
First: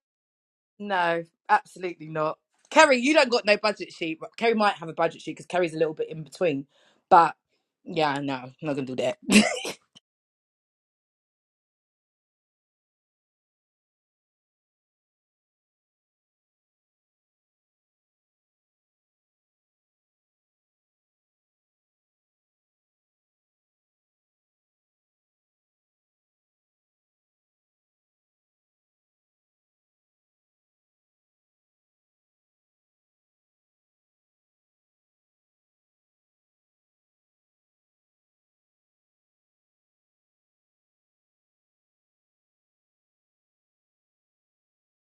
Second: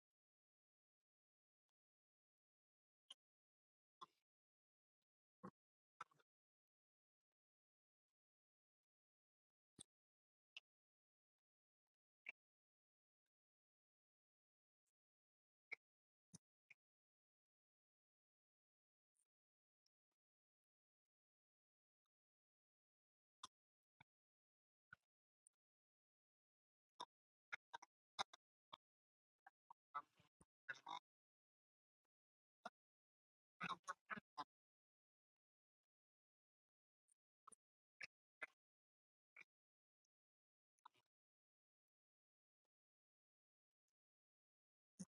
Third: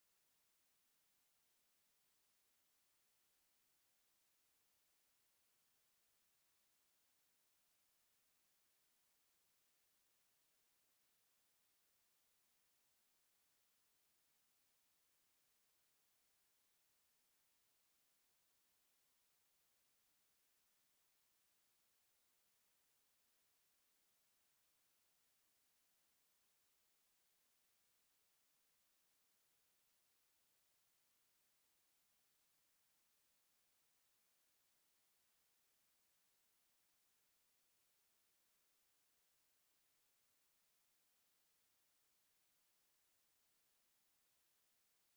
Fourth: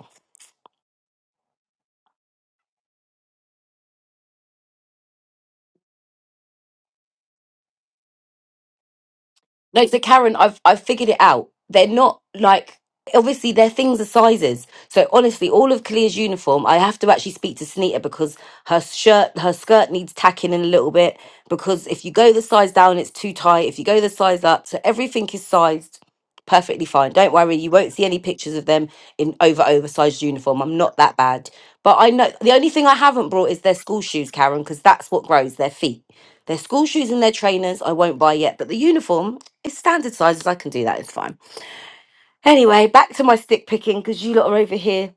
Speaker 2: no, absolutely not. Kerry, you don't got no budget sheet. But Kerry might have a budget sheet because Kerry's a little bit in between. But yeah, no, I'm not gonna do that. [laughs]
Speaker 1: No, so Karen, I've I've figured it out. They're not like obviously their things are sizes. So honestly, all of Kalia's uniform, I have to actually speak to Sunita because her shirt, her skirt needs tacking in a little bit because if you go the size down, it's too tight. If you go the size up, so everything is sized perfectly fine. Don't worry, you won't see any pictures of them in over oversized uniform. I'm not that bad. But I know the only thing I haven't brought is their school shoes, Karen, because that's what grows their feet. Their school shoes and their trainers I won't buy yet, but the uniform is standard sizes. I can do that. It's fine. Anyway, back to my stick picking because you lot are over here.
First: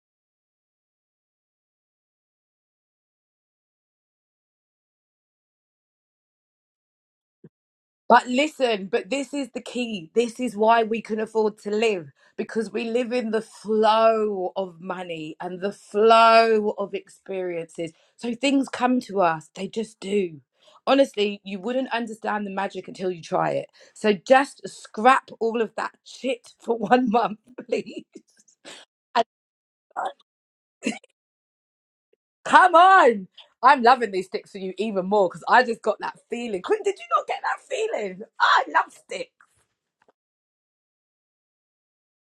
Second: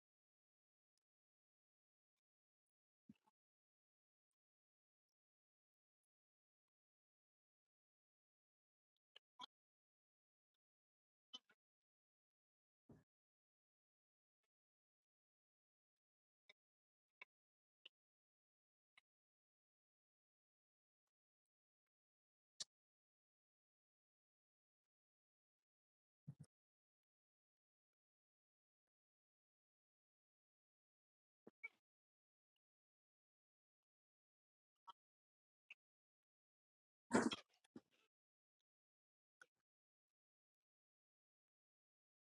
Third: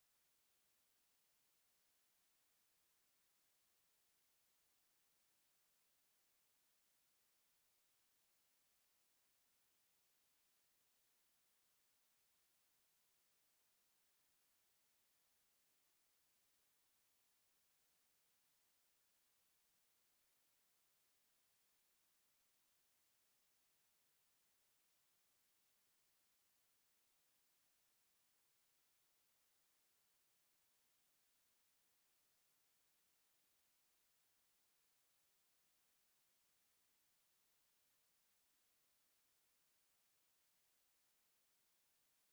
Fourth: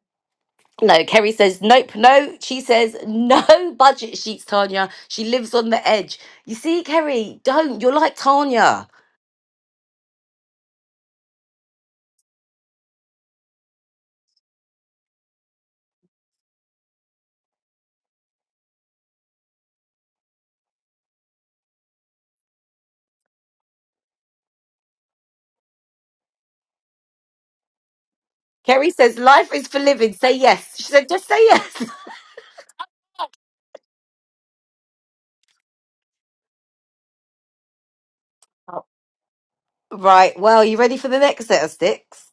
Speaker 1: No, Kerry says nope, no. She says [laughs] no budget sheets, Tanya. She lives on the edge. You see, Kerry, don't. You're like
Speaker 2: But
Speaker 1: Tanya.
Speaker 2: listen, but this is the key. This is why we can afford to live because we live in the flow of money and the flow of experiences. So things come to us, they just do. Honestly, you wouldn't understand the magic until you try it. So just scrap all of that shit [laughs] for one month, [laughs] please.
Speaker 1: Kerry says life is for living. Say yes. She said just say yes.
Speaker 2: Come on! I'm loving these sticks for you even more because I just got that feeling. Quinn, did you not get that feeling? I love sticks.
Speaker 1: [laughs] right. Well, you ready for the next set of sticks?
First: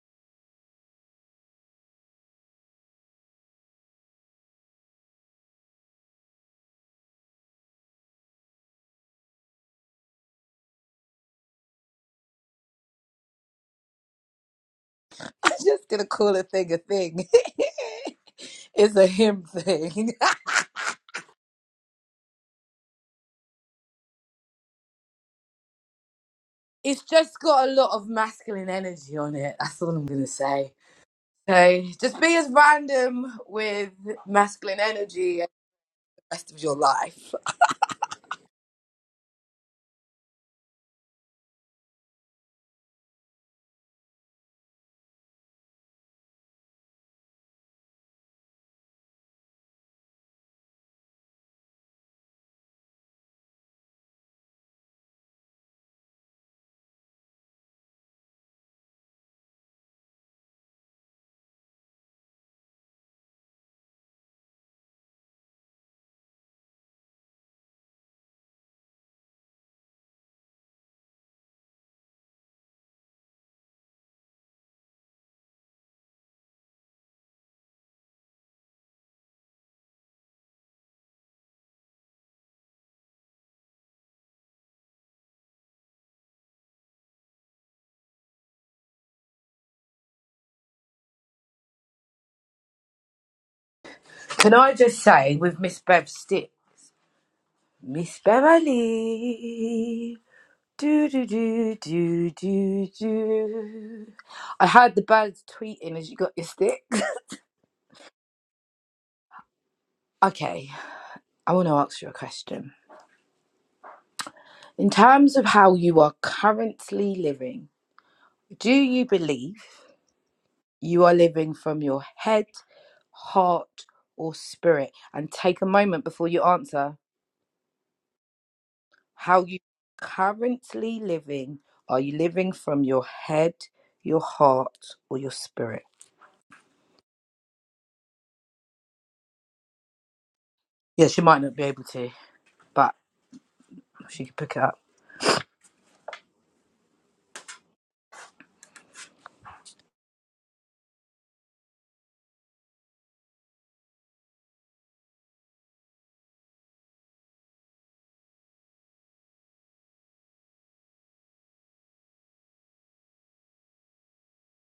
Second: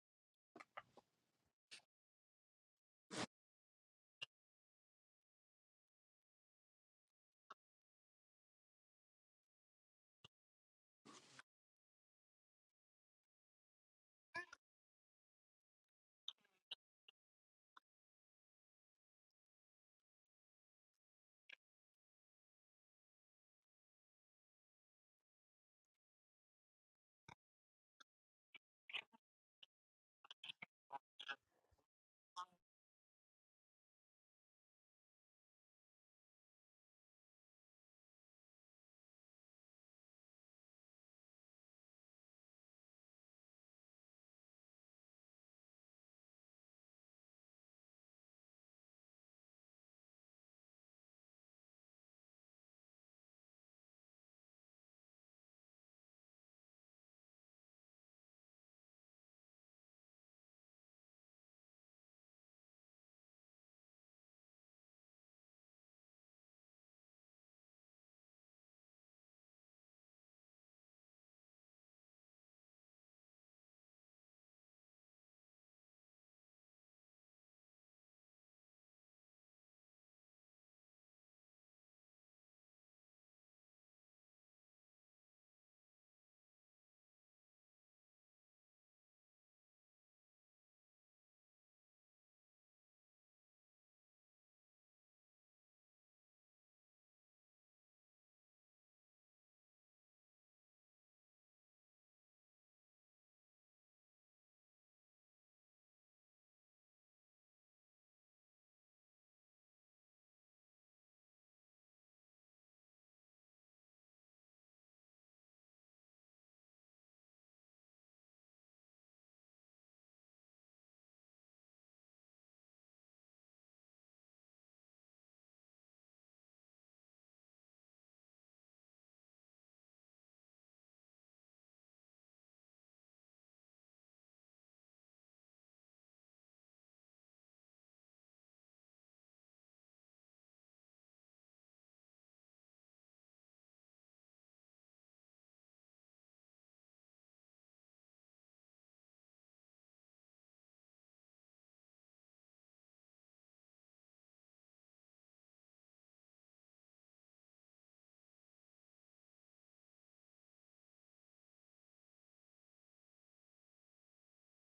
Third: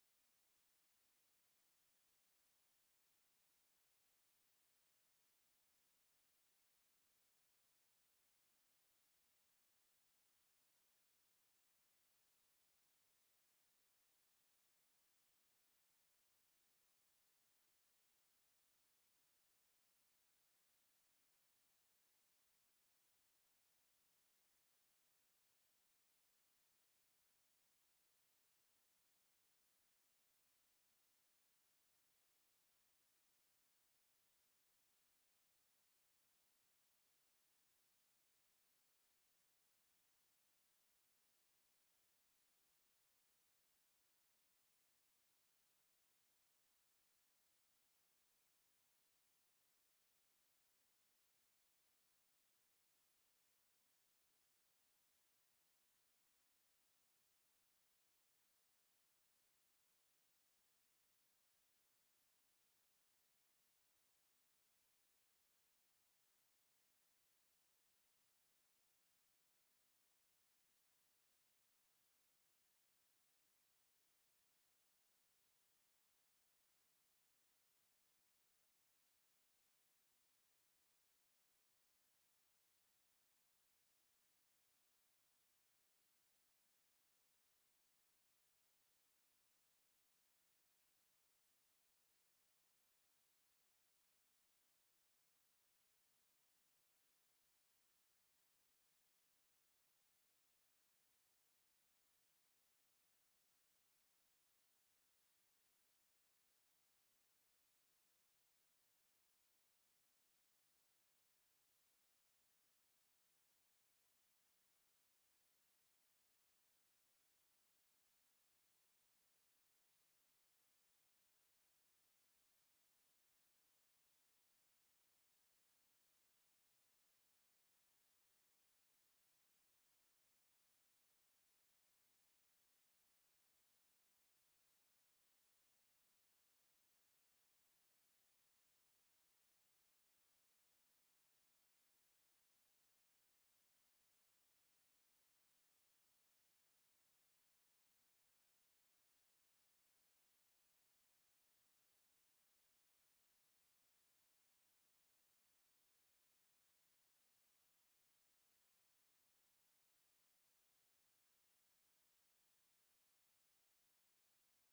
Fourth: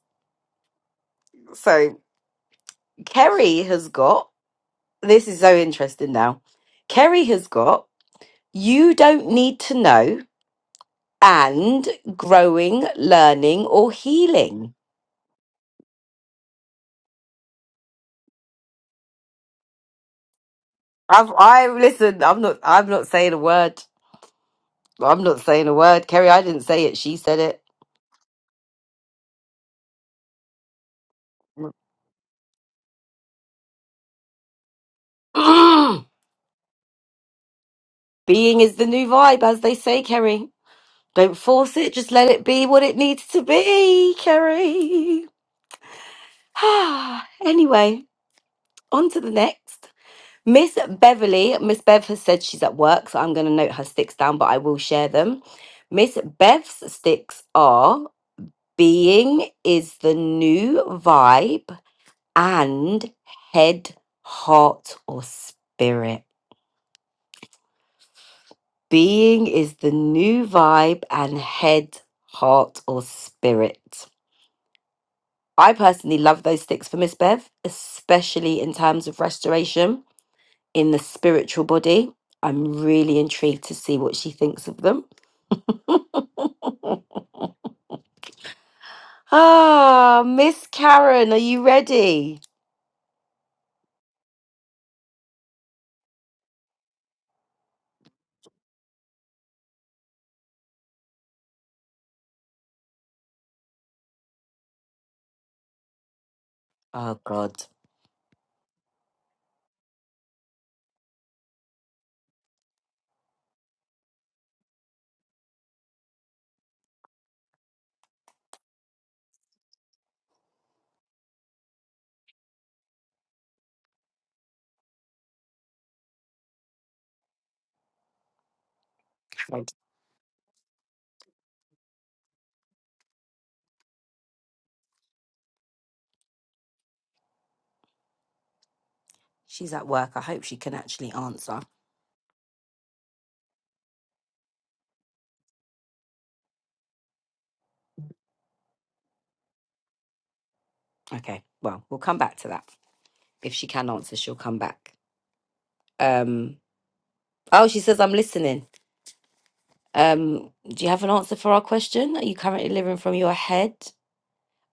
Speaker 1: So Kerry has got. This is so interesting now. Kerry has got. You don't need to know and growing, learning, or healing.
Speaker 2: [laughs] I'm just gonna call a thing a thing. [laughs] it's a him thing.
Speaker 1: I've I listen. I'm not. I'm not saying a word. I'm not saying a word, Kerry. I didn't
Speaker 2: [laughs]
Speaker 1: say it.
Speaker 2: it's
Speaker 1: She
Speaker 2: just
Speaker 1: said it.
Speaker 2: got a lot of masculine energy on it. That's all I'm gonna say. So just be as random with masculine energy as
Speaker 1: [clears throat]
Speaker 2: the rest of your life.
Speaker 1: Being is the new vibe, as they say, Kerry. Don't force it. Just let it be what it needs to be, Kerry. [sighs] Ah. anyway, on to the next. Miss Beverly. Miss Bev has said she's at work, so I'm going to note her sticks down, but I will share them. Miss Bev's sticks are Being is the new vibe and head, heart, or spirit. Being is the new vibe and head, heart, or spirit. I personally love those sticks for Miss Bev, especially in terms of restoration in the spiritual body. I'm really intrigued to see what she thinks of them. Ah, Miss Karen, are you ready?
Speaker 2: Can I just say with Miss Bev Stick, Miss Beverly. Do do do do do do. I heard the birds tweeting as you got your stick. [laughs]
Speaker 1: Oh, God.
Speaker 2: Okay, I want to ask you a question. In terms of how you are currently living, do you believe you are living from your head, heart, or spirit? And take a moment before you answer. How you currently living? Are you living from your head, your heart, or your spirit?
Speaker 1: She's at work. I hope she can
Speaker 2: Yeah,
Speaker 1: actually
Speaker 2: she might not
Speaker 1: answer.
Speaker 2: be able to, but she could pick it up.
Speaker 1: Okay, well, we'll come back to that. If she can answer, she'll come back. Um, oh, she says, I'm listening. Um, do you have an answer for our question? Are you currently living from your head?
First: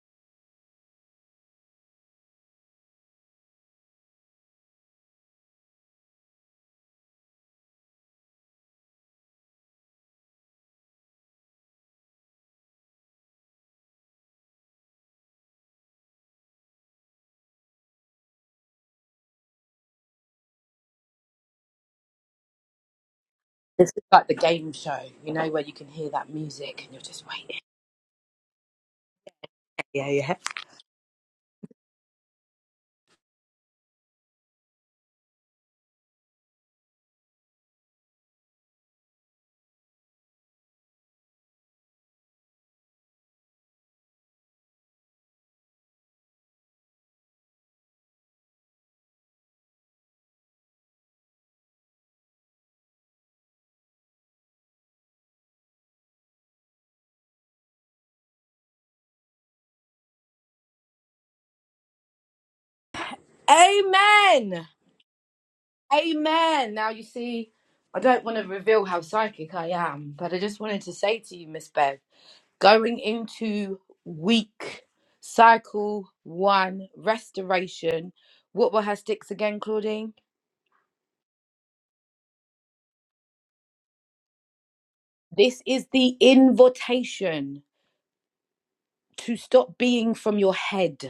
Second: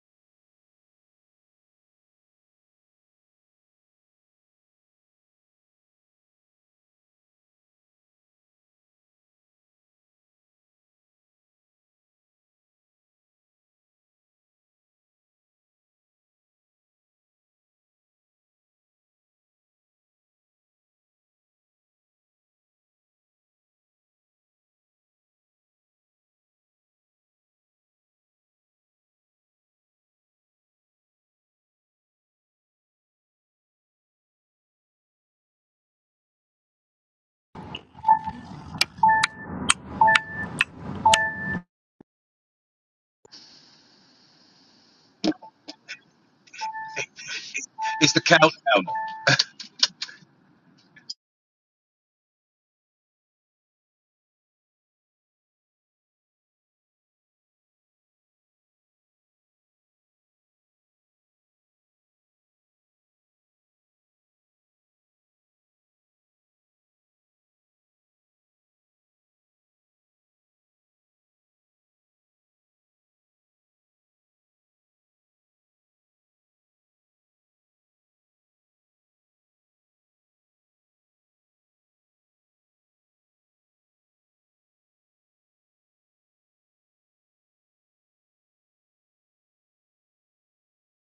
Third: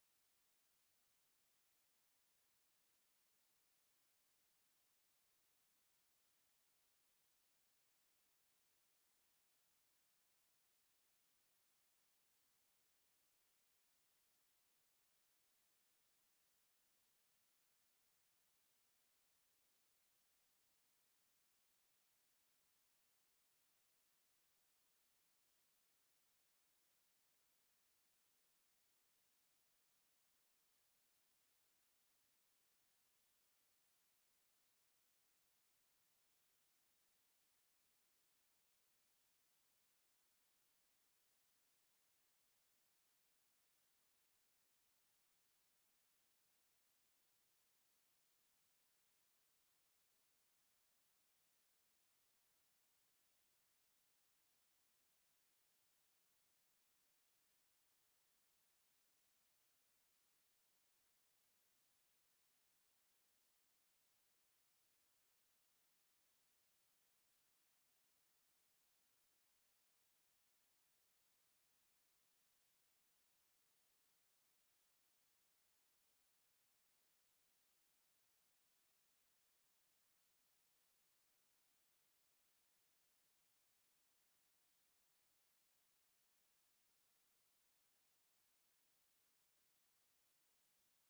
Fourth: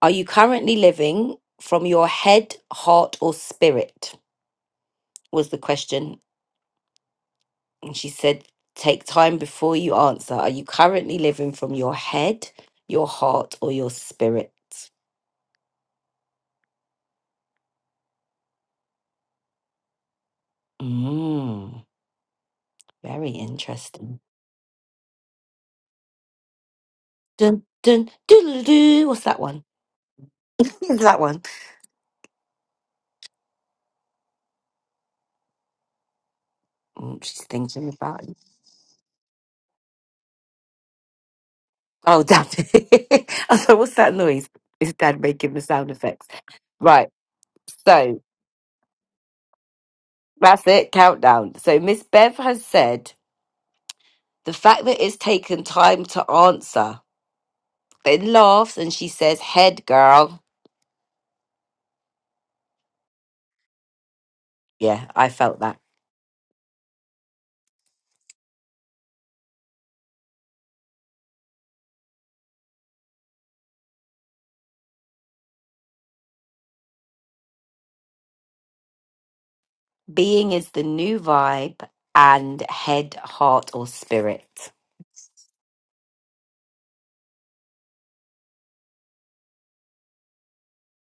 Speaker 1: Are you currently living from your head, heart, or spirit? Was the question. And she said, Take time before you answer. Are you currently living from your head, your heart, or your spirit? Mm, very
Speaker 2: It's
Speaker 1: interesting.
Speaker 2: like the game show, you know, where you can hear that music and you're just waiting.
Speaker 1: Dun, dun, doo, doo, doo. What's that one?
Speaker 2: Yeah, yeah.
Speaker 1: [laughs] What's that one? Mm, She's thinking about it. Oh, damn it. [laughs] I was like, what's that noise? Is Dad making the sound effects? Right. So that's it. Countdown. So Miss Bev has said the fact that it's taken time to answer. It laughs and she says, head girl.
Speaker 2: Amen.
Speaker 1: Yeah, I felt that.
Speaker 2: Amen. Now you see, I don't want to reveal how psychic I am, but I just wanted to say to you, Miss Bev, going into week cycle one restoration. What were her sticks again, Claudine?
Speaker 1: Being is the new vibe and head, heart, or spirit.
Speaker 2: This is the invitation to stop being from your head.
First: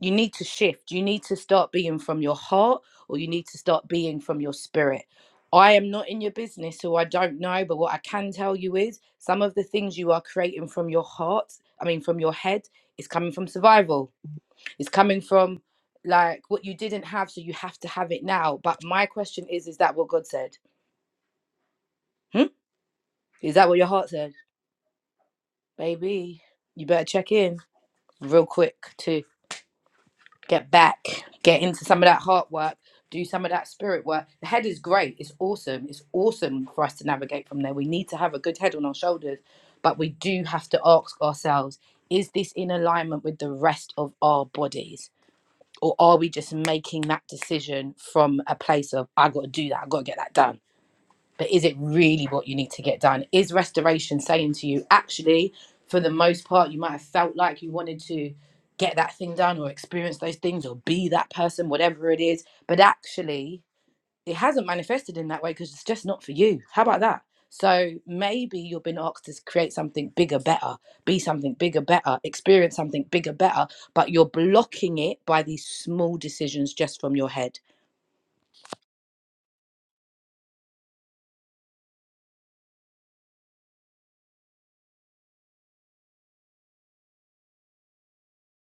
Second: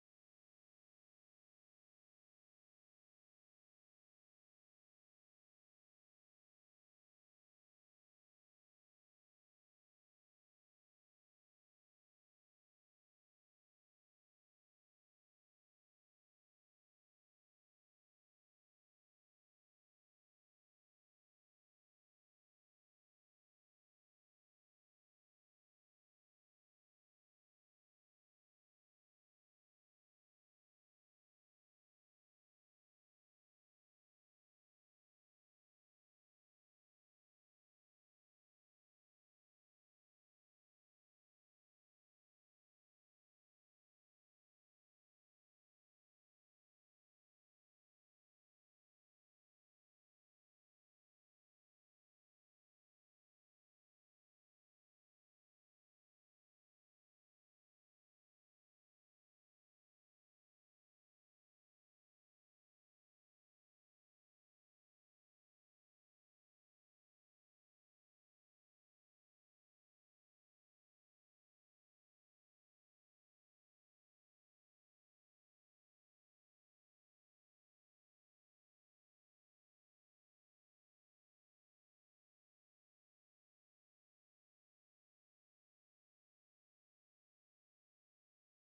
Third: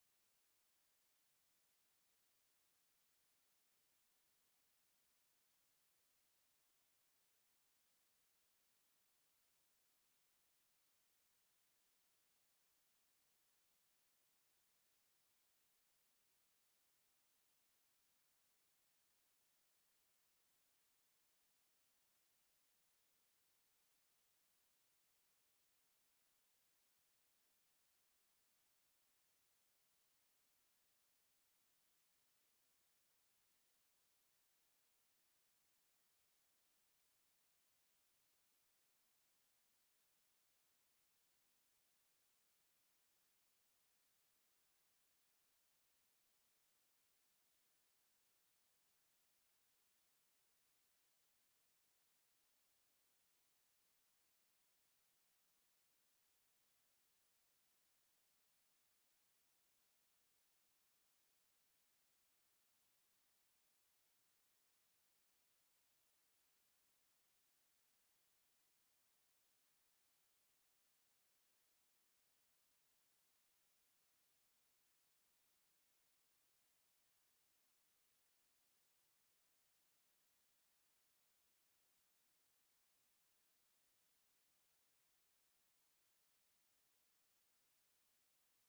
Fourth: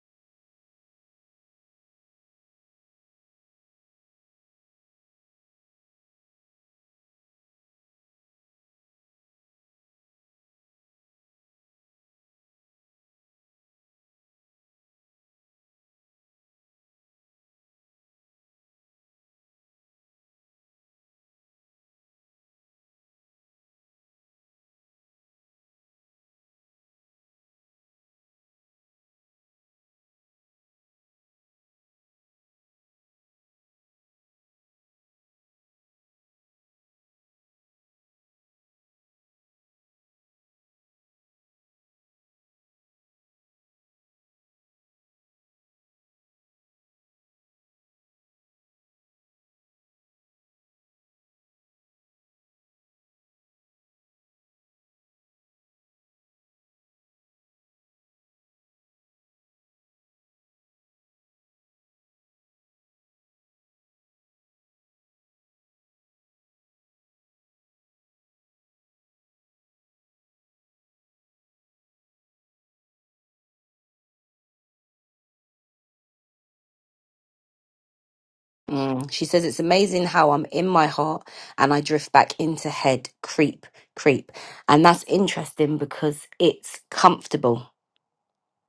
Speaker 2: you need to shift. You need to start being from your heart or you need to start being from your spirit. I am not in your business, so I don't know. But what I can tell you is some of the things you are creating from your heart, I mean, from your head, is coming from survival. It's coming from like what you didn't have, so you have to have it now. But my question is is that what God said? Hmm? Is that what your heart said? Baby, you better check in real quick, too. get back, get into some of that heart work, do some of that spirit work. The head is great. It's awesome. It's awesome for us to navigate from there. We need to have a good head on our shoulders, but we do have to ask ourselves is this in alignment with the rest of our bodies? Or are we just making that decision from a place of, I got to do that, I got to get that done? but is it really what you need to get done? Is restoration saying to you, actually, for the most part, you might have felt like you wanted to get that thing done or experience those things or be that person, whatever it is, but actually, it hasn't manifested in that way because it's just not for you. How about that? So maybe you've been asked to create something bigger, better, be something bigger, better, experience something bigger, better, but you're blocking it by these small decisions just from your head
Speaker 1: Mm. She says it's amazing how I'm in my heart and I drift back into head creep, creep. And that's interesting because it's comfortable.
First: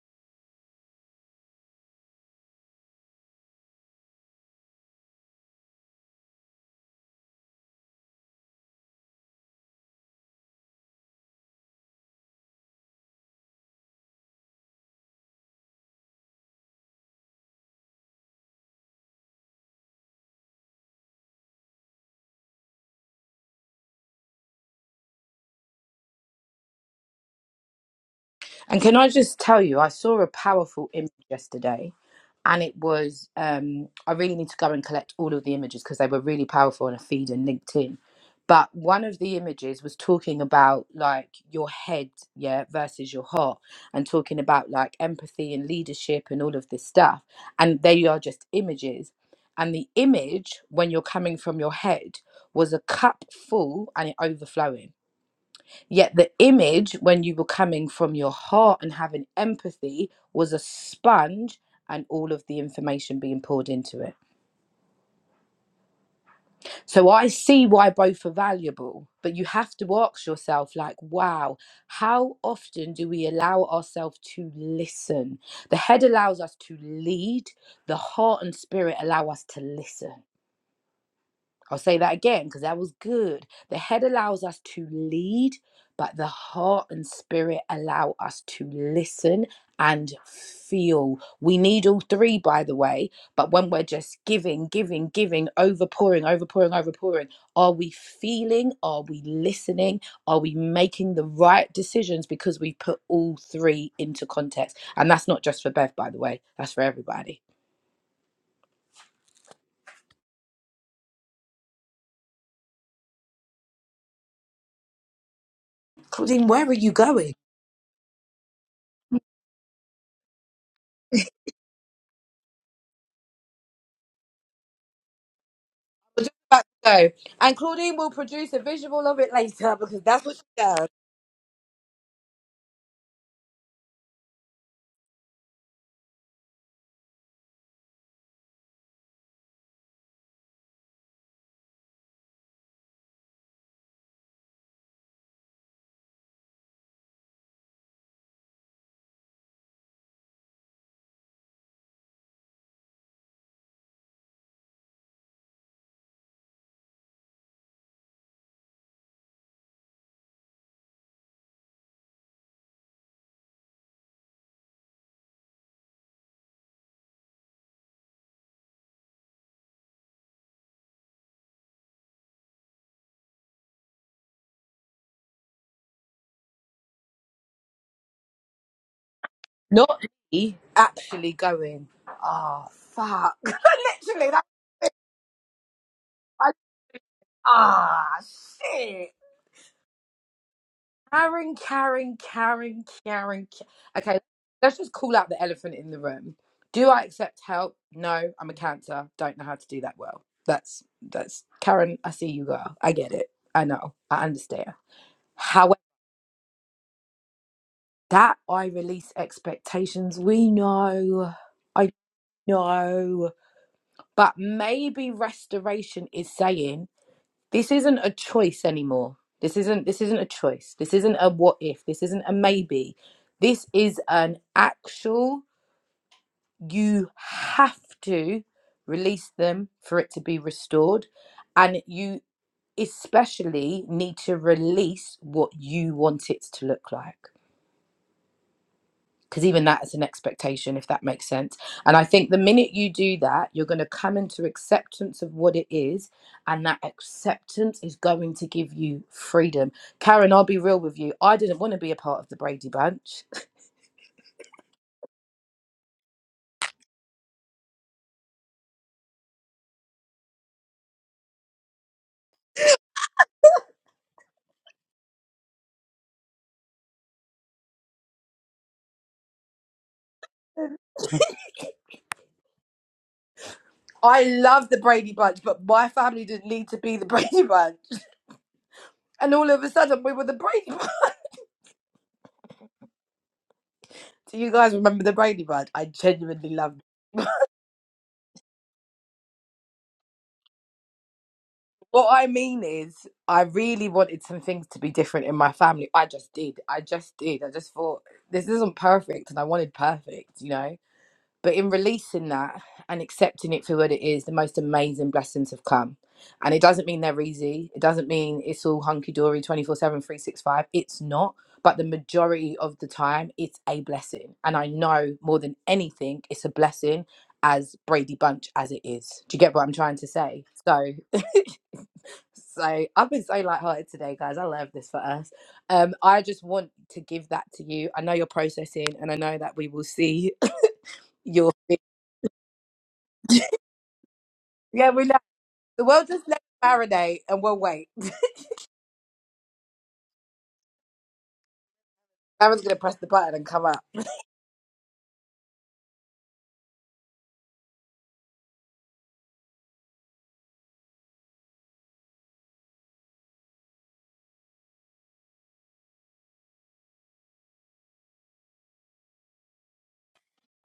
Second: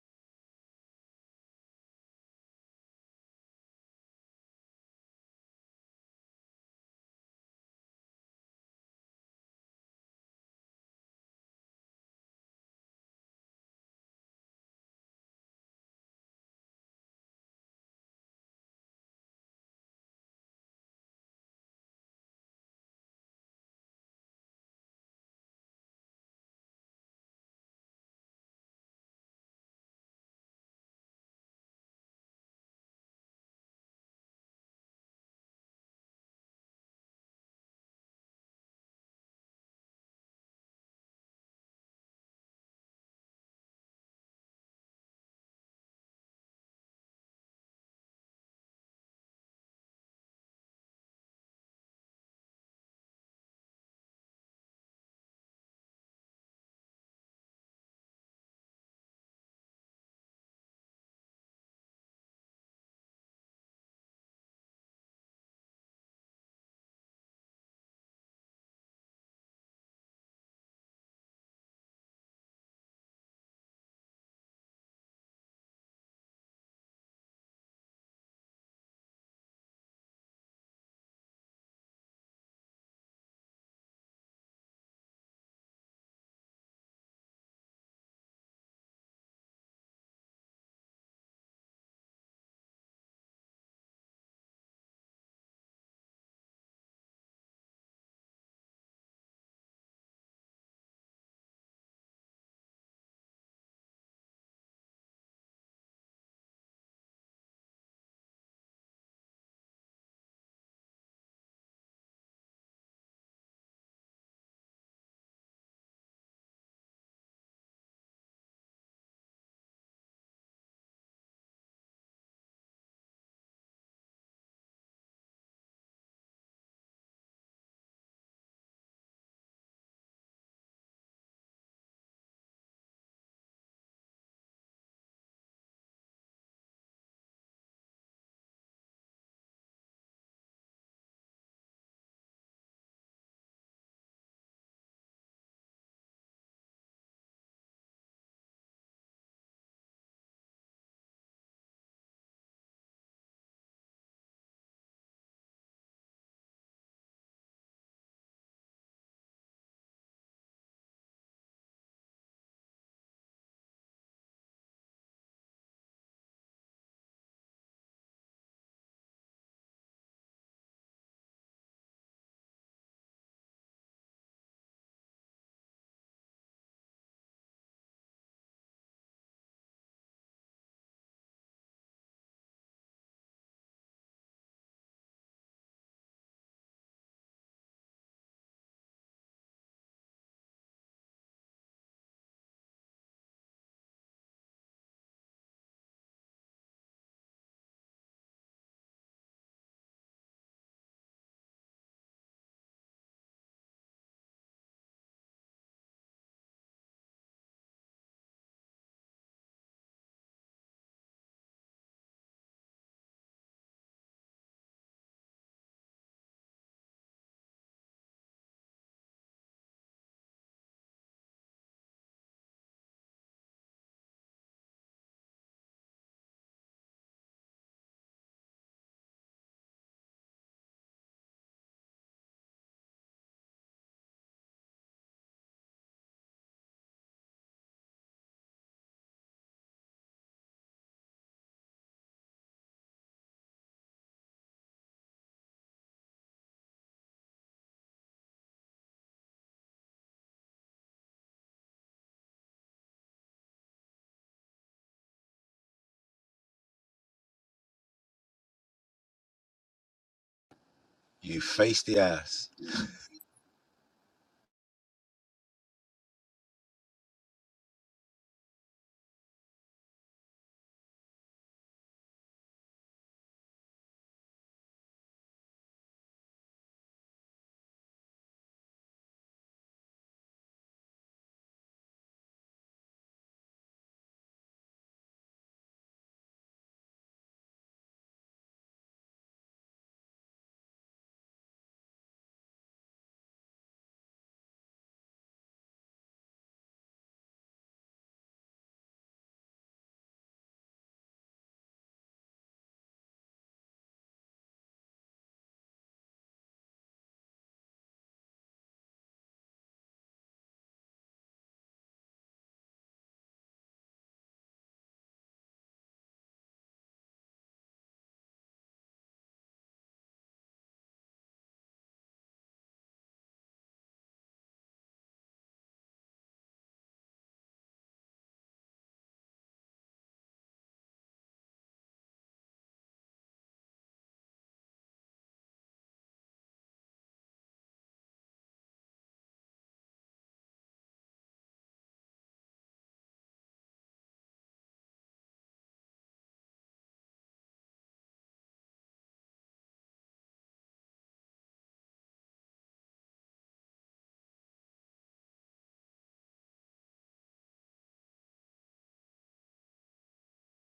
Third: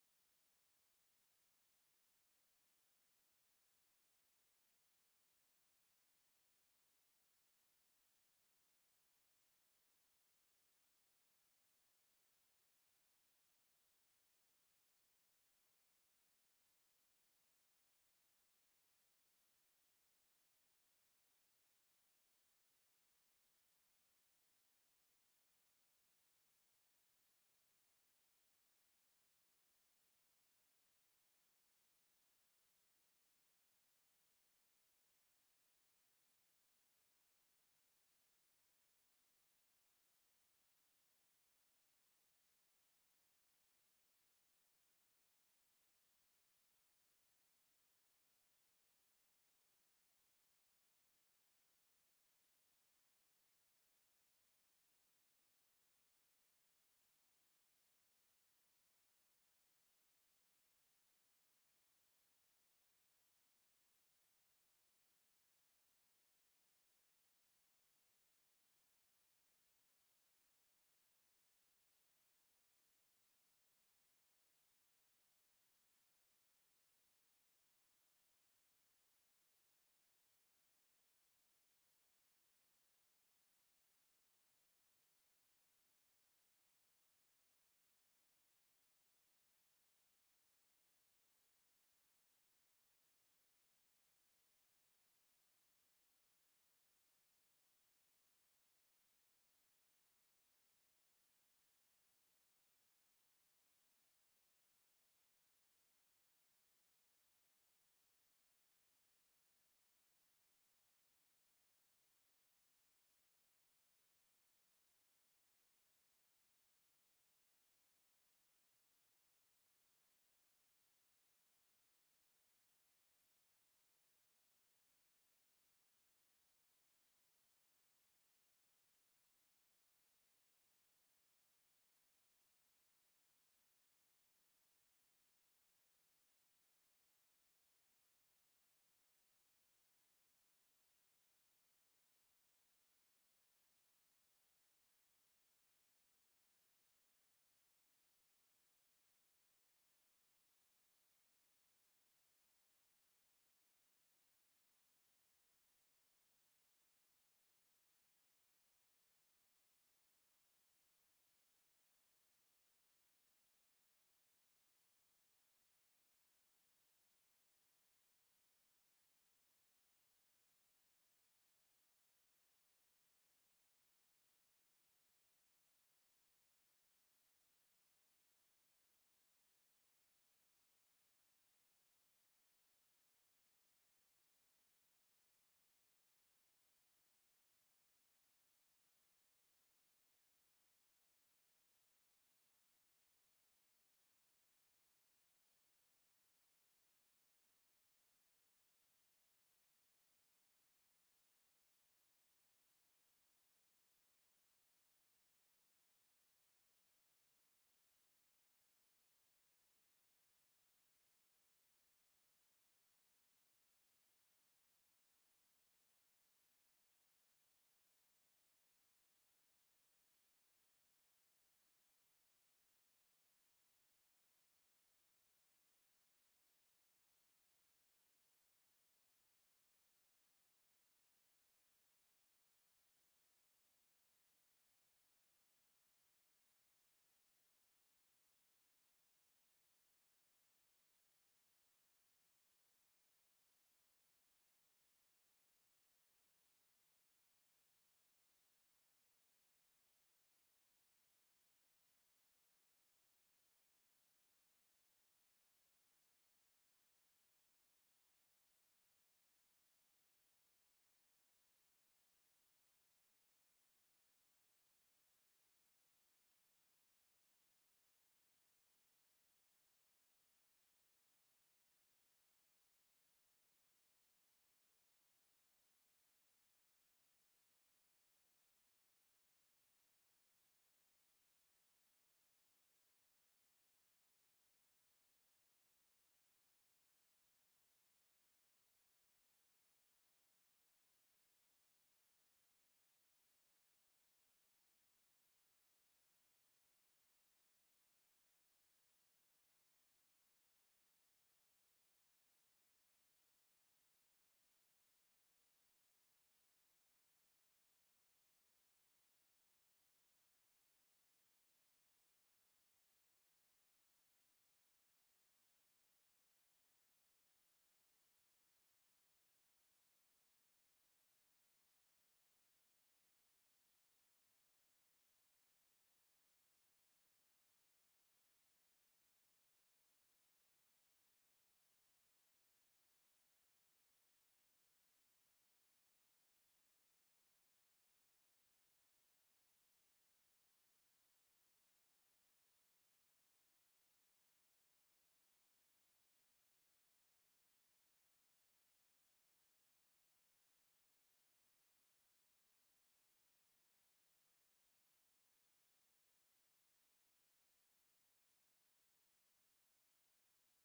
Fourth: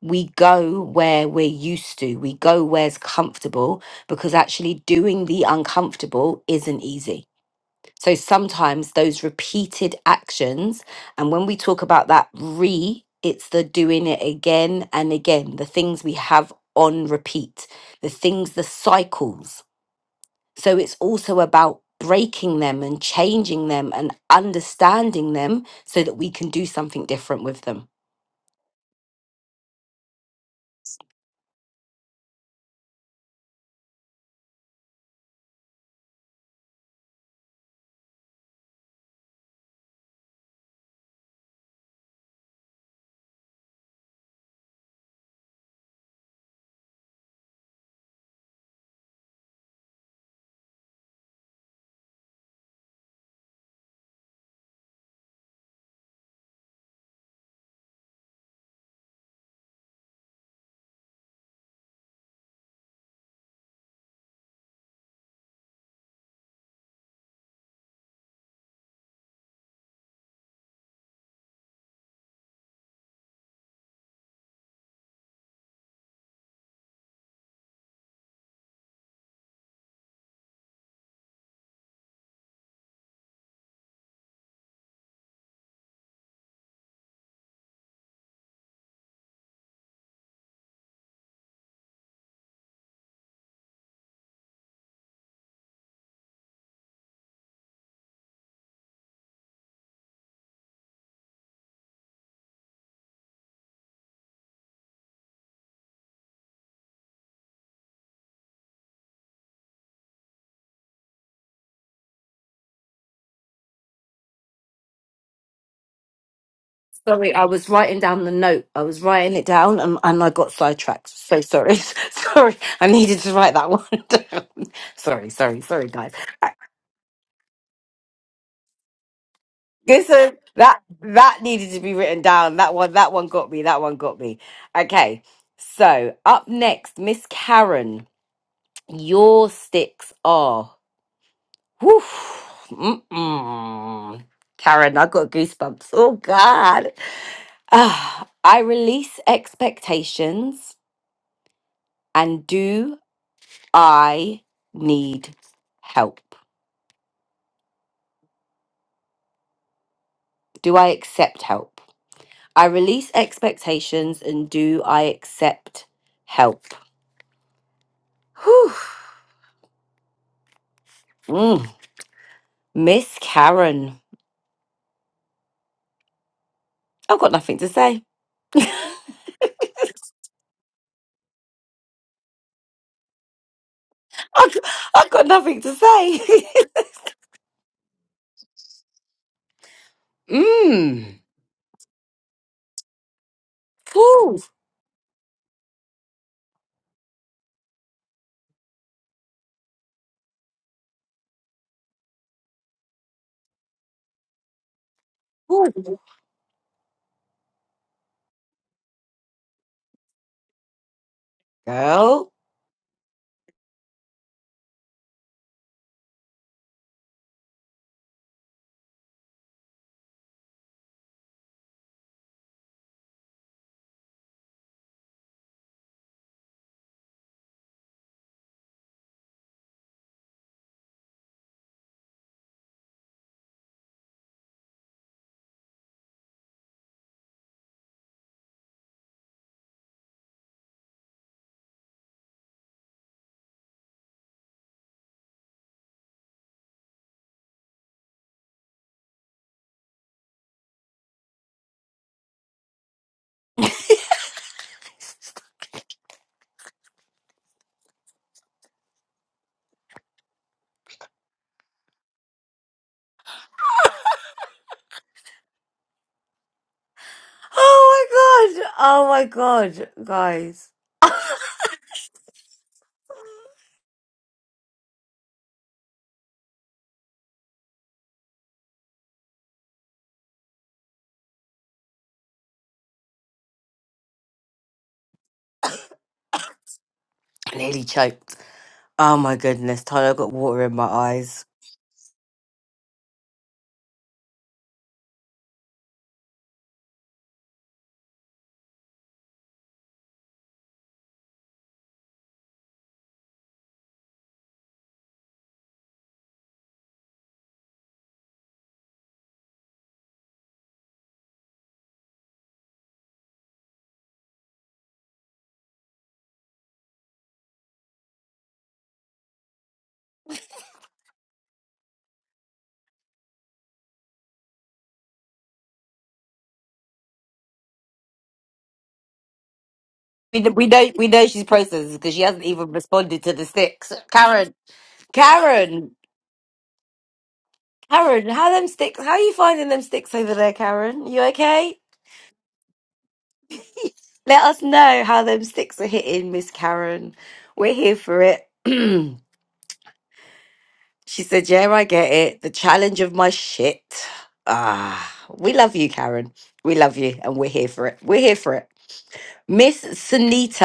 Speaker 1: We go where we're used to, we go where's comfortable because actually doing the uncomfortable isn't easy. So sometimes those repeated actions, and when we talk about that re, it's the doing it again and again, the things we have on repeat, the things, the cycles so it's also about breaking them and changing them and understanding them so that we can do something different with them.
Speaker 2: And can I just tell you, I saw a powerful image yesterday, and it was um, I really need to go and collect all of the images because they were really powerful on a feed and LinkedIn. But one of the images was talking about like your head, yeah, versus your heart, and talking about like empathy and leadership and all of this stuff. And they are just images. And the image, when you're coming from your head, was a cup full and it overflowing Yet the image, when you were coming from your heart and having empathy, was a sponge and all of the information being poured into it. So I see why both are valuable, but you have to ask yourself, like, wow, how often do we allow ourselves to listen? The head allows us to lead, the heart and spirit allow us to listen. I'll say that again because that was good. The head allows us to lead, but the heart and spirit allow us to listen and feel. We need all three, by the way, but when we're just giving, giving, giving, overpouring, overpouring, overpouring, are we feeling? Are we listening? Are we making the right decisions because we put all three into context? And that's not just for Bev, by the way, that's for everybody. Claudine, where are you going?
Speaker 1: Sorry, I was writing down the note. I was writing it down and, and I got sidetracked. So sorry. [laughs] sorry. I needed to write that one [laughs] down. Sorry, sorry, sorry, guys.
Speaker 2: We're just about to go. And Claudine will produce a visual of it later because that's what
Speaker 1: Listen,
Speaker 2: she
Speaker 1: that
Speaker 2: does.
Speaker 1: that needed to be written down. That one, that one got me. That one got me. Okay. So up next, Miss Karen, your sticks are. Whew. Mm-mm. Karen, I got goosebumps. Oh, God. Ah, I release expectations. And do I need help? Do I accept help? I release expectations. And do I accept help? Whew. Mm. Miss Karen, I've got nothing to say. [laughs] I've,
Speaker 2: Not me actually going, oh, fuck. [laughs] Literally, that.
Speaker 1: I've got nothing to say.
Speaker 2: I- Ah, shit.
Speaker 1: [laughs] mm.
Speaker 2: Karen, Karen, Karen, Karen, Ka- Okay,
Speaker 1: Cool.
Speaker 2: let's just call out the elephant in the room. Do I accept help? No, I'm a cancer. Don't know how to do that well. That's, that's, Karen, I see you, girl. I get it. I know. I understand. that I release expectations. We know, I
Speaker 1: Girl.
Speaker 2: know, but maybe restoration is saying this isn't a choice anymore. This isn't this isn't a choice. This isn't a what if. This isn't a maybe. This is an actual. You have to release them for it to be restored, and you especially need to release what you want it to look like. because even that is an expectation if that makes sense and i think the minute you do that you're going to come into acceptance of what it is and that acceptance is going to give you freedom karen i'll be real with you i didn't want to be a part of the brady bunch [laughs]
Speaker 3: You face the ass.
Speaker 1: Oh my god. Oh my god, guys. [laughs] I
Speaker 2: I love the Brady Bunch, but my family didn't need to be the [laughs] Brady Bunch. And all of a sudden, we were the Brady Bunch. [laughs] Do you guys remember the Brady Bunch? I genuinely loved it.
Speaker 1: nearly choked. Oh my goodness, Tyler got water in my eyes.
Speaker 2: What I mean is, I really wanted some things to be different in my family. I just did. I just did. I just thought this isn't perfect, and I wanted perfect, you know. But in releasing that and accepting it for what it is, the most amazing blessings have come. And it doesn't mean they're easy. It doesn't mean it's all hunky dory 24 7, 365. It's not. But the majority of the time, it's a blessing. And I know more than anything, it's a blessing as Brady Bunch as it is. Do you get what I'm trying to say? So. [laughs] So I've been so lighthearted today, guys. I love this for us. Um, I just want to give that to you. I know you're processing, and I know that we will see
Speaker 1: We,
Speaker 2: [coughs]
Speaker 1: we know we
Speaker 2: [clears throat]
Speaker 1: know she's
Speaker 2: your.
Speaker 1: processed because she hasn't even responded to the sticks. Karen,
Speaker 2: Yeah, we know. So
Speaker 1: Karen,
Speaker 2: we'll just let it marinate, and we'll wait.
Speaker 1: Karen, how them sticks? How are you finding them sticks over there, Karen? You okay?
Speaker 2: Aaron's gonna press the button and come up.
Speaker 1: [laughs] Let us know how them sticks are hitting, Miss Karen. We're here for it. [clears throat] She said, Yeah, I get it. The challenge of my shit. Ah, we love you, Karen. We love you, and we're here for it. We're here for it. Miss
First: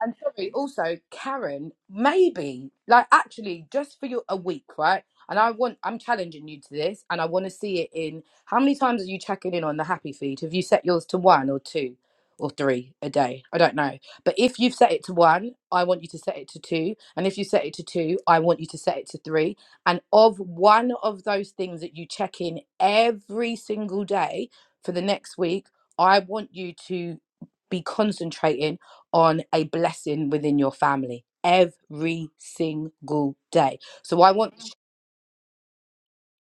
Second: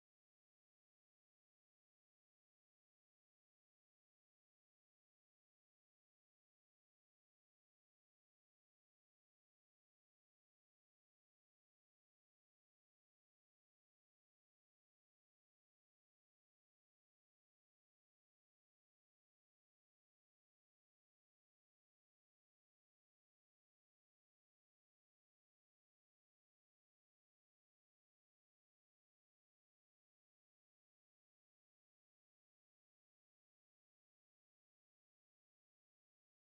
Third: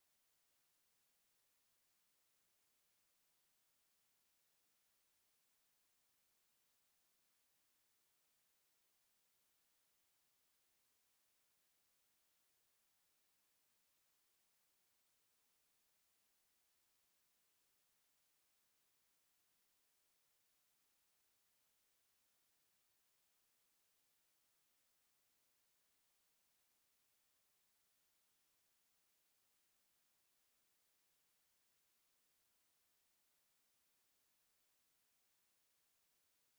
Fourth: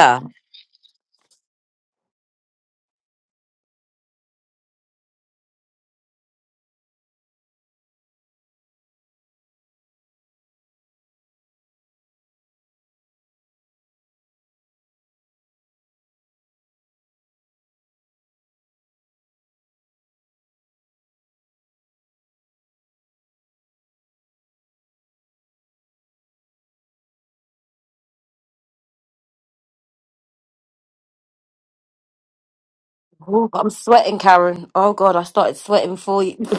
Speaker 2: And sorry, also Karen, maybe like actually just for your a week, right? And I want I'm challenging you to this, and I want to see it in how many times are you checking in on the happy feed? Have you set yours to one or two or three a day? I don't know, but if you've set it to one, I want you to set it to two, and if you set it to two, I want you to set it to three. And of one of those things that you check in every single day for the next week, I want you to be concentrating on a blessing within your family every single
Speaker 1: Oh, I'm
Speaker 2: day.
Speaker 1: sweating,
Speaker 2: So I want
Speaker 1: Karen. Oh God, I started sweating for you. [laughs]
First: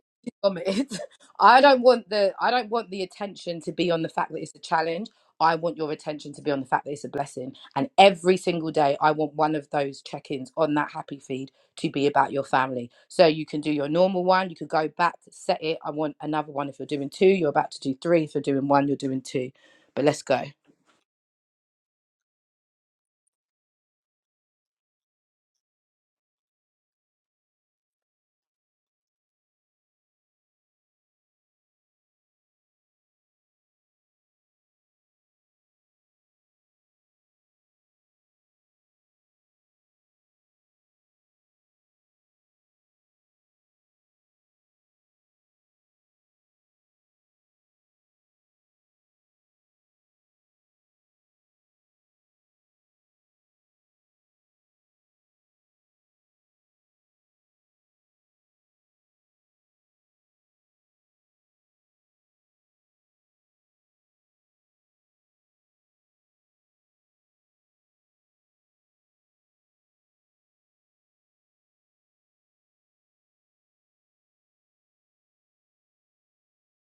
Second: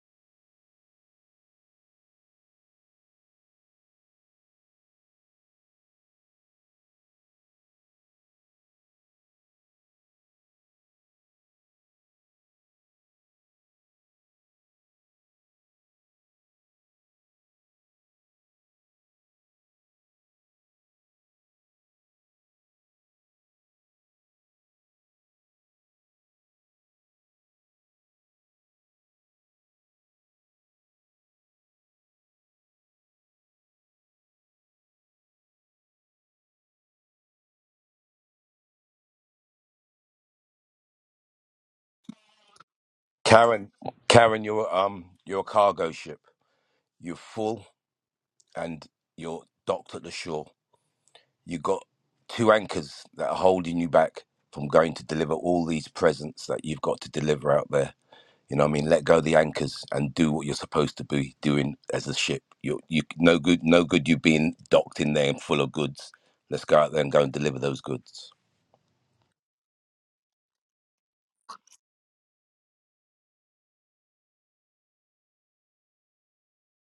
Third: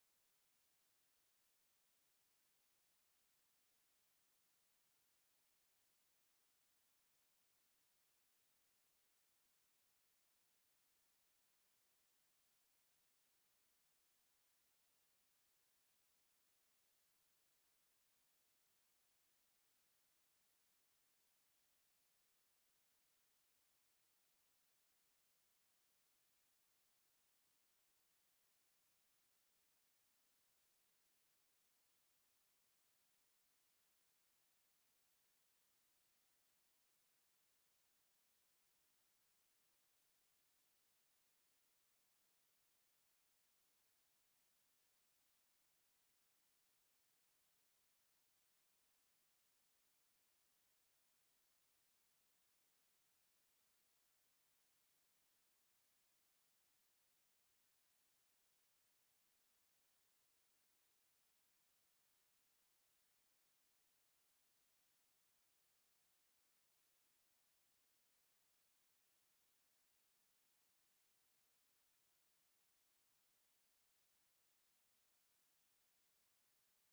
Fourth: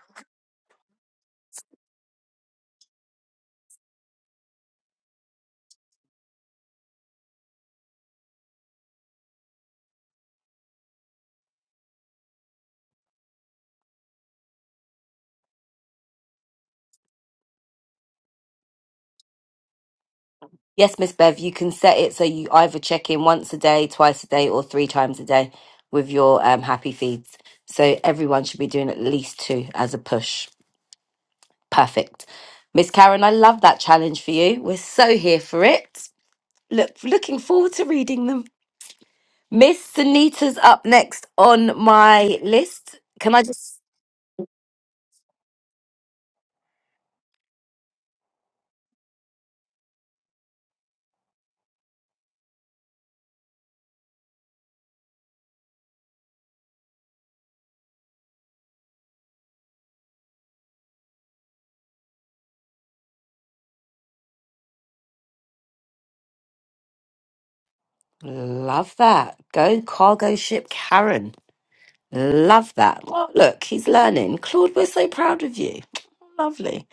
Speaker 2: shit from it. [laughs] I don't want the I don't want the attention to be on the fact that it's a challenge. I want your attention to be on the fact that it's a blessing. And every single day I want one of those check-ins on that happy feed to be about your family. So you can do your normal one, you could go back, set it. I want another one if you're doing two, you're about to do three. If you're doing one, you're doing two. But let's go.
Speaker 1: Yes, Miss Bev, you can set it so you either check in once a day, twice a day, or three times a day with your um, happy feeds. So everyone should be doing at least two as a push. Perfect. Miss Karen, I love that challenge for you. We're so here for it. Look, looking forward to reading them. Miss Sunita's up next on my list. Can I
Speaker 3: Karen,
Speaker 1: just
Speaker 3: Karen, you're um, you're a cargo ship. You're full, and you're docked at the shore. You got two anchors that are holding you back from going to deliver all these presents that you've got to deliver out there. You know what I mean? Let go of the anchors and do what you're supposed to be doing as a ship. You you no good no good you being docked in there and full of goods. Let's go out there and go and deliver those goods.
Speaker 1: love that? Go cargo ship Karen. Love that. Well, look, he's learning. Claude, we're so proud of you. [tsk] Lovely.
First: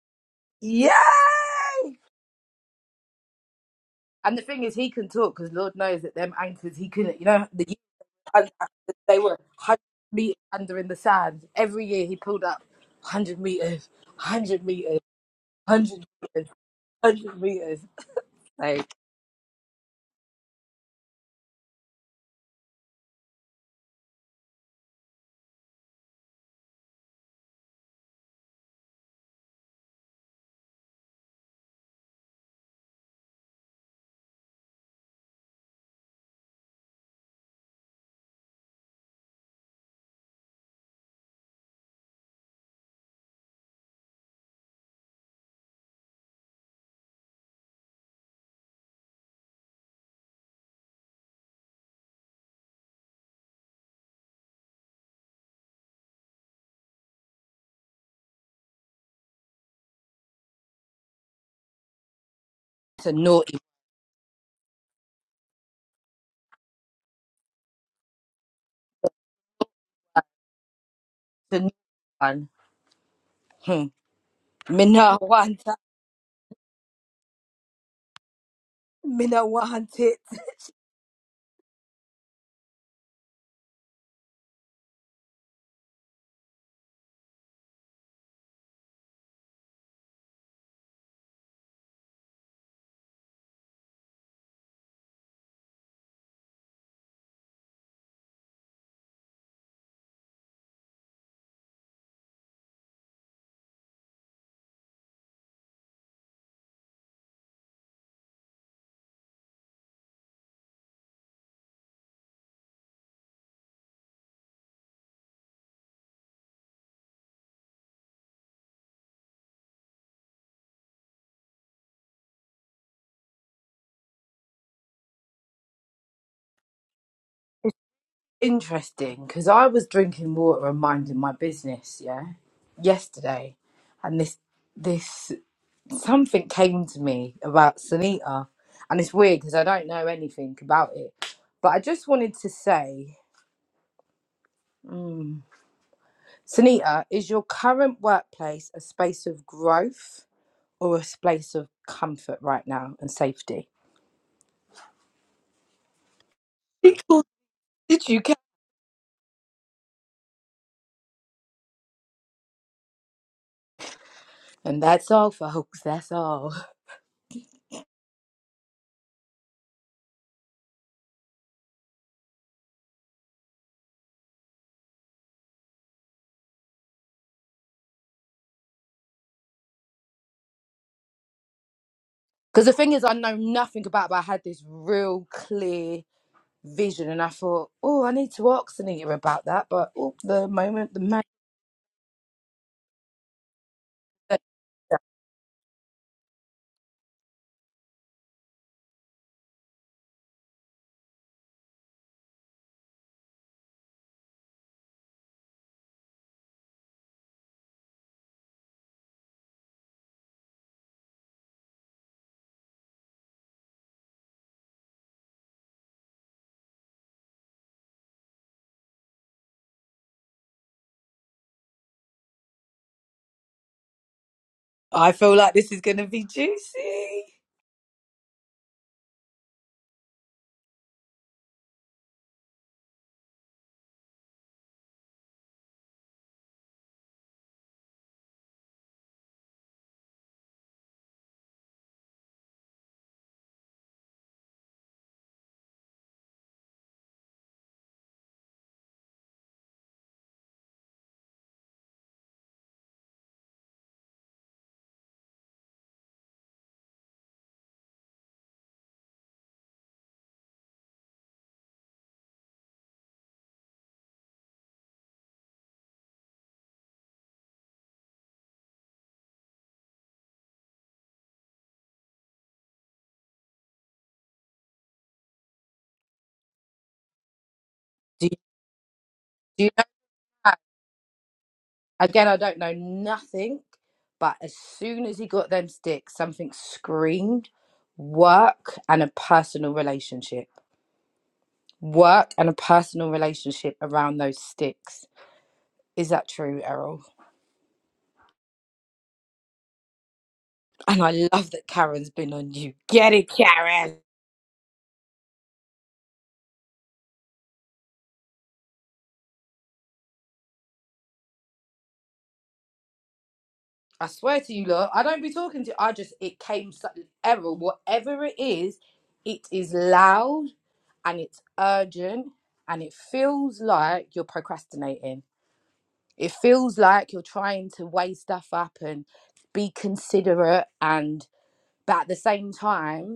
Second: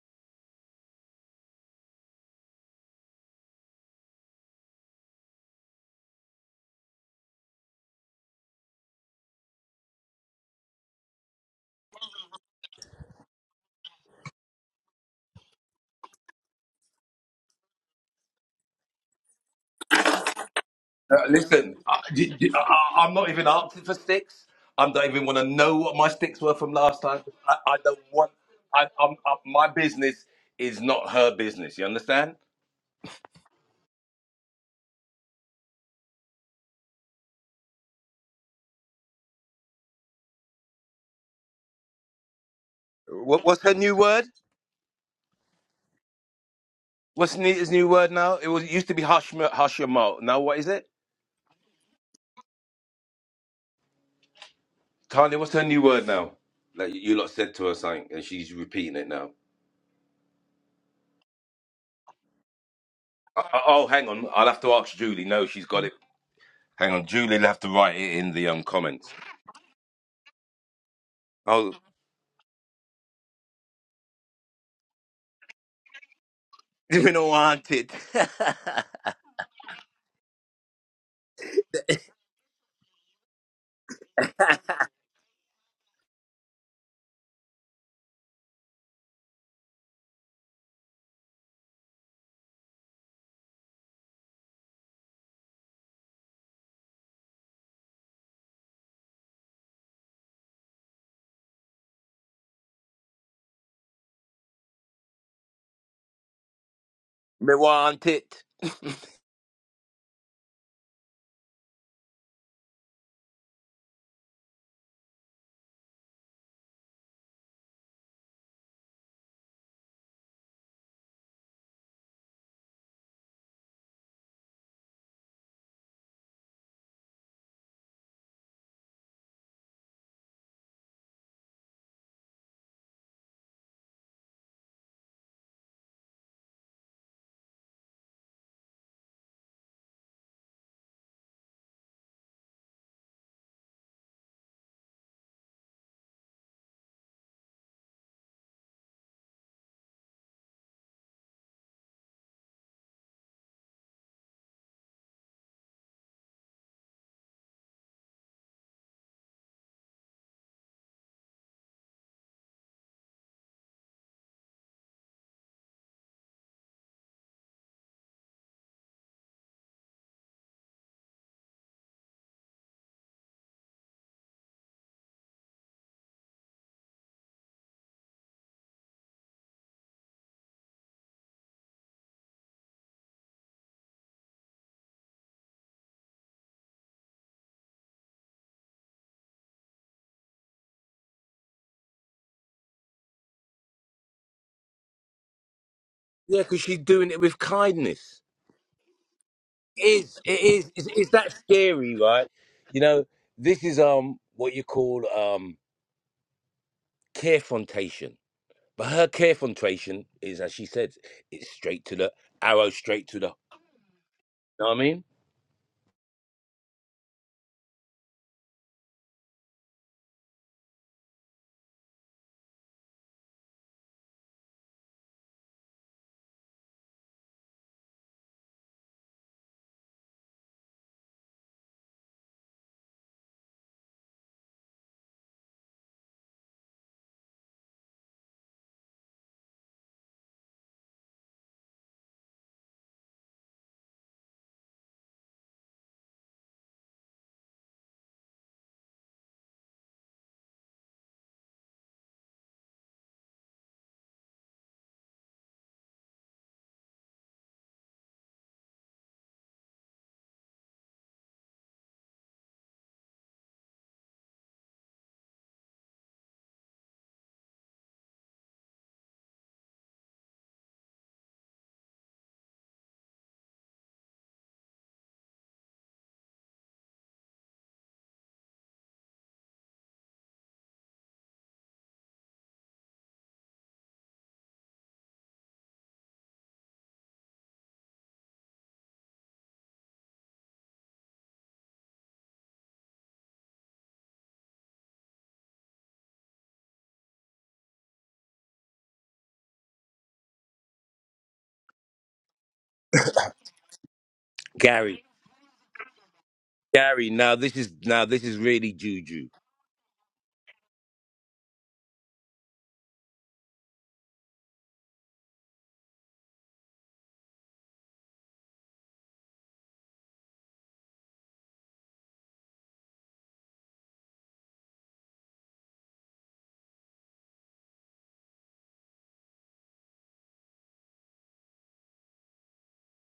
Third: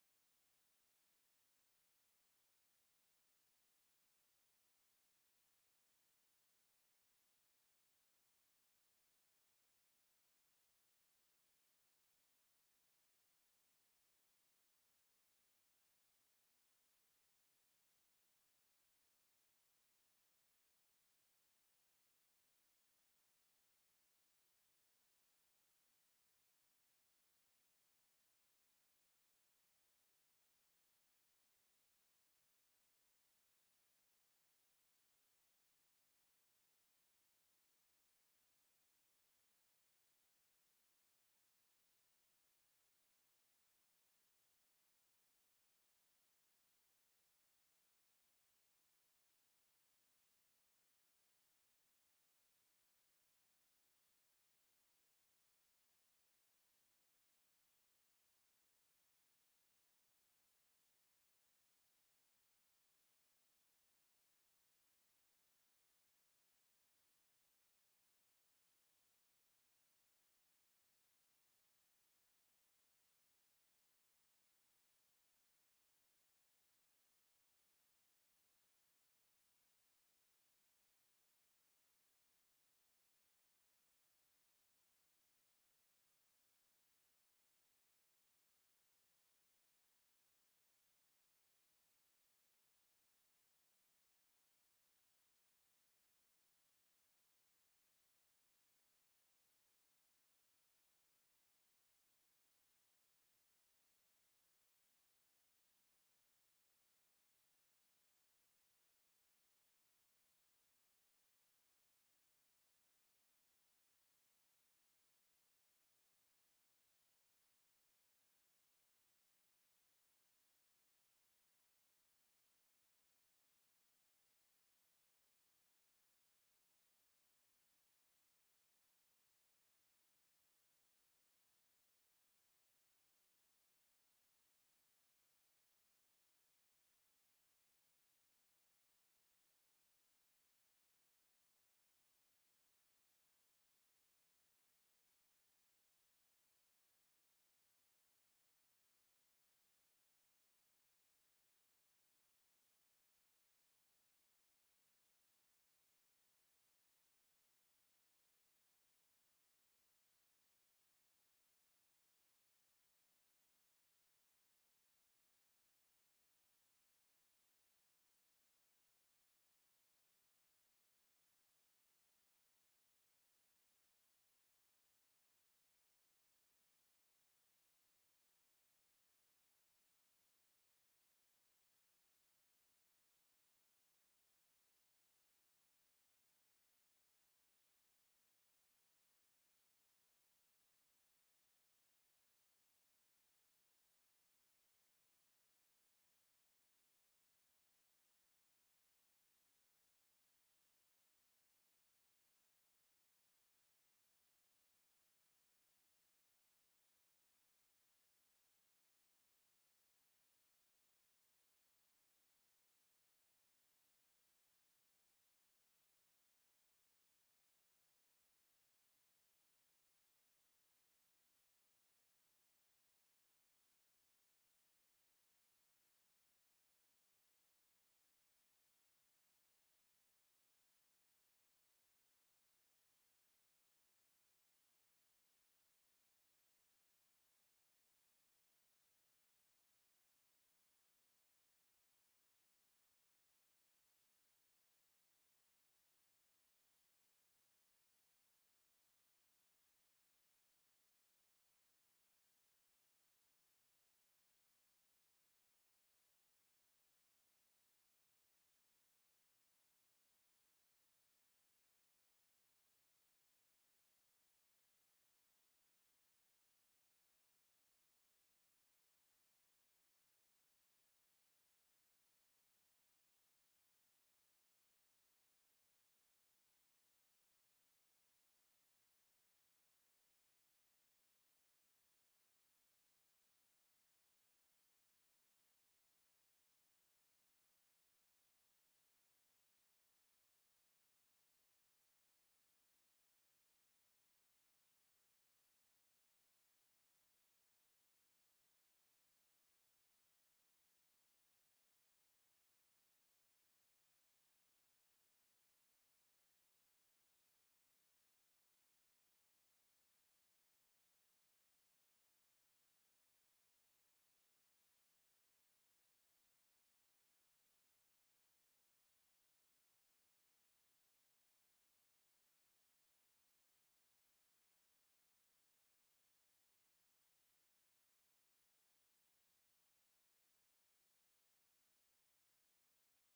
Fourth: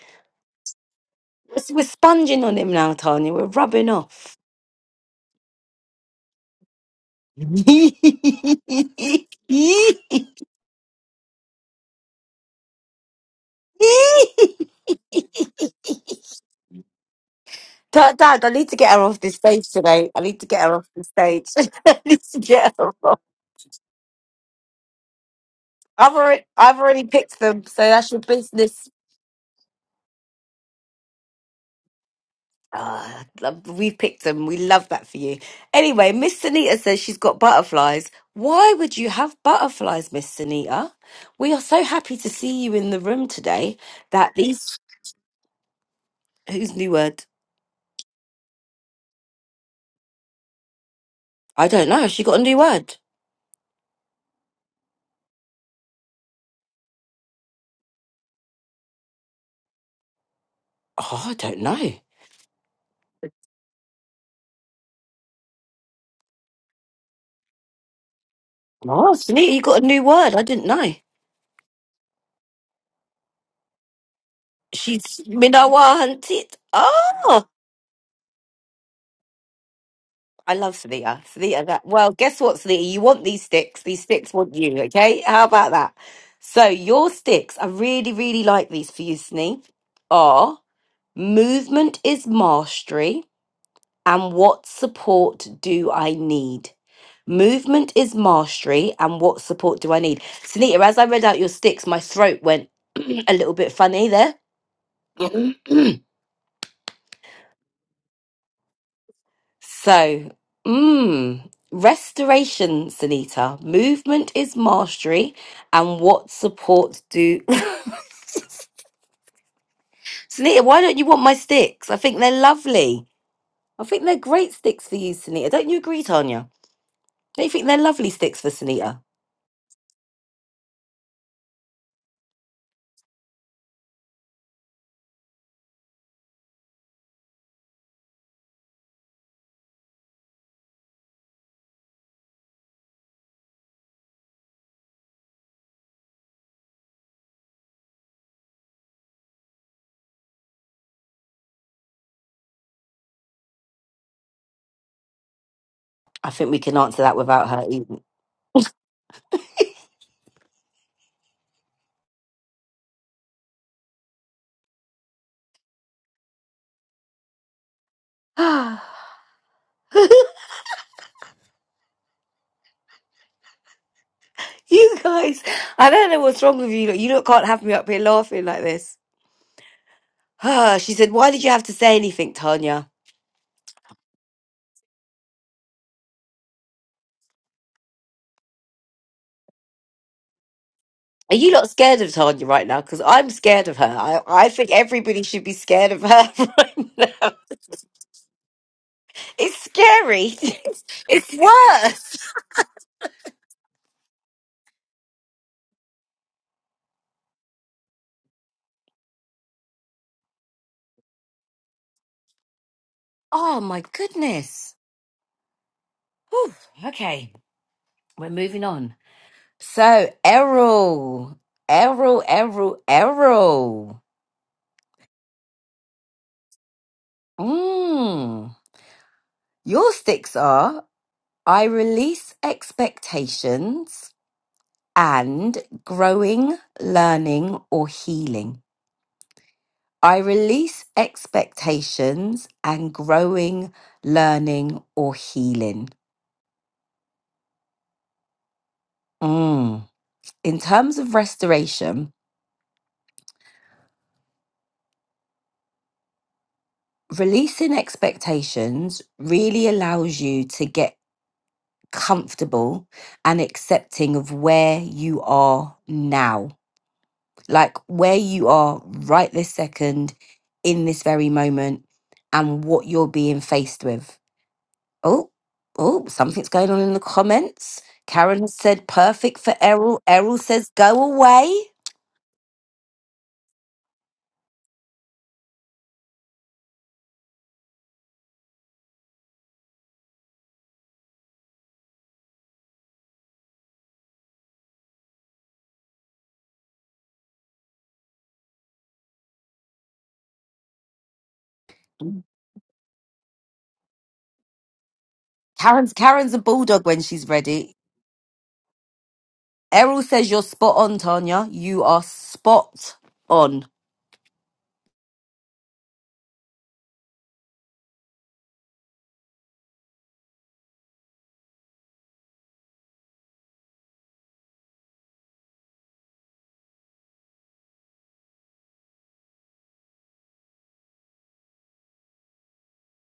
Speaker 2: Yay!
Speaker 1: We're we're sponging on him now, Tanya. We're rubbing off.
Speaker 2: And the thing is, he can talk because Lord knows that them anchors he couldn't. You know, the youth anchors, they were one hundred meters
Speaker 1: [laughs]
Speaker 2: under in the sand. Every year he pulled up one hundred meters, hundred meters, hundred meters, hundred meters.
Speaker 1: Dad, Dad, I
Speaker 2: So
Speaker 1: need to get her
Speaker 2: it's
Speaker 1: off this stage today. I need to get her off the
Speaker 3: Uh,
Speaker 1: stage. [laughs]
Speaker 3: listen, I,
Speaker 1: I need
Speaker 3: d-
Speaker 1: to
Speaker 3: d-
Speaker 1: get her
Speaker 3: I,
Speaker 1: off.
Speaker 3: am not even asking for sticks. I don't even want to know what my
Speaker 1: I've
Speaker 3: sticks
Speaker 1: already,
Speaker 3: were from
Speaker 1: I've
Speaker 3: last
Speaker 1: already
Speaker 3: time.
Speaker 1: picked
Speaker 3: I,
Speaker 1: them,
Speaker 3: I
Speaker 1: so
Speaker 3: don't
Speaker 1: that's your
Speaker 3: want. I,
Speaker 1: business.
Speaker 3: I'm, I, my business is not her business. You understand?
Speaker 1: Ah, love- we've picked them. We love that for you. Anyway, Miss Sunita says she's got butterflies. Why would you have butterflies, Miss Sunita? We are so happy to see you in the room
Speaker 3: What, what's her
Speaker 1: today.
Speaker 3: new word?
Speaker 1: That these whose new word?
Speaker 3: What's new, his new word now? It was it used to be hush hush your mouth. Now what is it?
Speaker 1: I don't know. Has She got a new word.
Speaker 3: Tanya, what's her new word now? Like you lot said to her something, and she's repeating it now.
Speaker 1: Oh, I don't know.
Speaker 2: a naughty
Speaker 3: Oh, oh, hang on, I'll have to ask Julie. No, she's got it. Hang on, Julie'll have to write it in the um
Speaker 1: Oh,
Speaker 3: comments.
Speaker 1: Sunita, you got a new
Speaker 2: one.
Speaker 1: word. I didn't know.
Speaker 2: It's a
Speaker 3: Oh,
Speaker 2: naughty one. Hmm. Me no
Speaker 1: She's
Speaker 2: want that.
Speaker 1: Minawa hunted.
Speaker 3: [laughs] we do
Speaker 1: Oh.
Speaker 3: want it.
Speaker 2: Me no want it.
Speaker 1: I love Thea. Thea, that. Well, guess what, Thea? You want these sticks. These sticks want you, okay? How about that? So, your sticks, I really, really like these for you, Snee, are movement is mastery, and what support do I need? Movement is mastery, and what support do I need? Sunita, as I read out your sticks, my throat went [clears throat] a little bit funny there. [clears throat]
Speaker 3: [laughs] we want it.
Speaker 1: So, mmm, restoration, Sunita. Movement is mastery, and what supports do. [laughs] Sunita, why don't you want my sticks? I think they're lovely. I think they're great sticks for you, Sunita. Don't you agree, Tanya? Don't you think they're lovely sticks for Sunita?
Speaker 2: Interesting, because I was drinking water and minding my business. Yeah, yesterday, and this this something came to me about Sunita, and it's weird because I don't know anything about it. But I just wanted to say, mm, Sunita, is your current workplace a space of growth or a space of comfort right now and safety?
Speaker 1: I think we can answer that
Speaker 2: Because
Speaker 1: without her eating. [sighs]
Speaker 2: Did you care? And that's all, folks. That's all.
Speaker 1: you guys, I don't know what's wrong with you. lot. You lot can't have me up here laughing like this. [sighs] she said, Why did you have to say anything,
Speaker 2: Because the
Speaker 1: Tanya?
Speaker 2: thing is, I know nothing about, it, but I had this real clear vision, and I thought, oh, I need to ask Sunita about that. But oh, the moment, the man.
Speaker 1: Are you not scared of Tanya right now? Because I'm scared of her. I, I think everybody should be scared of her
Speaker 3: Yeah,
Speaker 1: [laughs]
Speaker 3: because she's
Speaker 1: right
Speaker 3: doing it
Speaker 1: now.
Speaker 3: with kindness.
Speaker 1: It's
Speaker 3: It is
Speaker 1: scary.
Speaker 3: it
Speaker 1: [laughs]
Speaker 3: is
Speaker 1: It's,
Speaker 3: it's, it's that
Speaker 1: it's
Speaker 3: scary,
Speaker 1: worse.
Speaker 3: right? You know, this is um what you call um carefrontation. But her carefrontation is, as she said, it's straight to the arrow, straight to the. You
Speaker 1: Oh my
Speaker 3: know
Speaker 1: goodness.
Speaker 3: what I mean?
Speaker 1: Whew. Okay, we're moving on. So, Errol, Errol, Errol, Errol.
Speaker 2: I feel like this is going to be juicy.
Speaker 1: Mm. Your sticks are I release expectations and growing, learning, or healing. I release expectations and growing, learning, or healing. Mm. In terms of restoration, releasing expectations really allows you to get comfortable and accepting of where you are now, like where you are right this second, in this very moment, and what you're being faced with. Oh, oh, something's going on in the comments.
Speaker 2: Do,
Speaker 1: Karen has said perfect for
Speaker 2: do you know
Speaker 1: Errol. Errol
Speaker 2: that?
Speaker 1: says go away.
Speaker 2: Again, I don't know nothing, but as soon as he got them sticks, something screamed work and a personal relationship. Work and a personal relationship around those sticks. Is that true, Errol? And I love that Karen's been on you. Get it, Karen.
Speaker 3: Gary.
Speaker 1: Karen's Karen's a bulldog when
Speaker 3: Gary,
Speaker 1: she's
Speaker 3: now this is
Speaker 1: ready.
Speaker 3: now this is really juju.
Speaker 1: Errol says you're spot on, Tanya. You are spot on.
Speaker 2: I swear to you, look, I don't be talking to. I just it came sudden error. Whatever it is, it is loud and it's urgent and it feels like you're procrastinating. It feels like you're trying to weigh stuff up and be considerate and but at the same time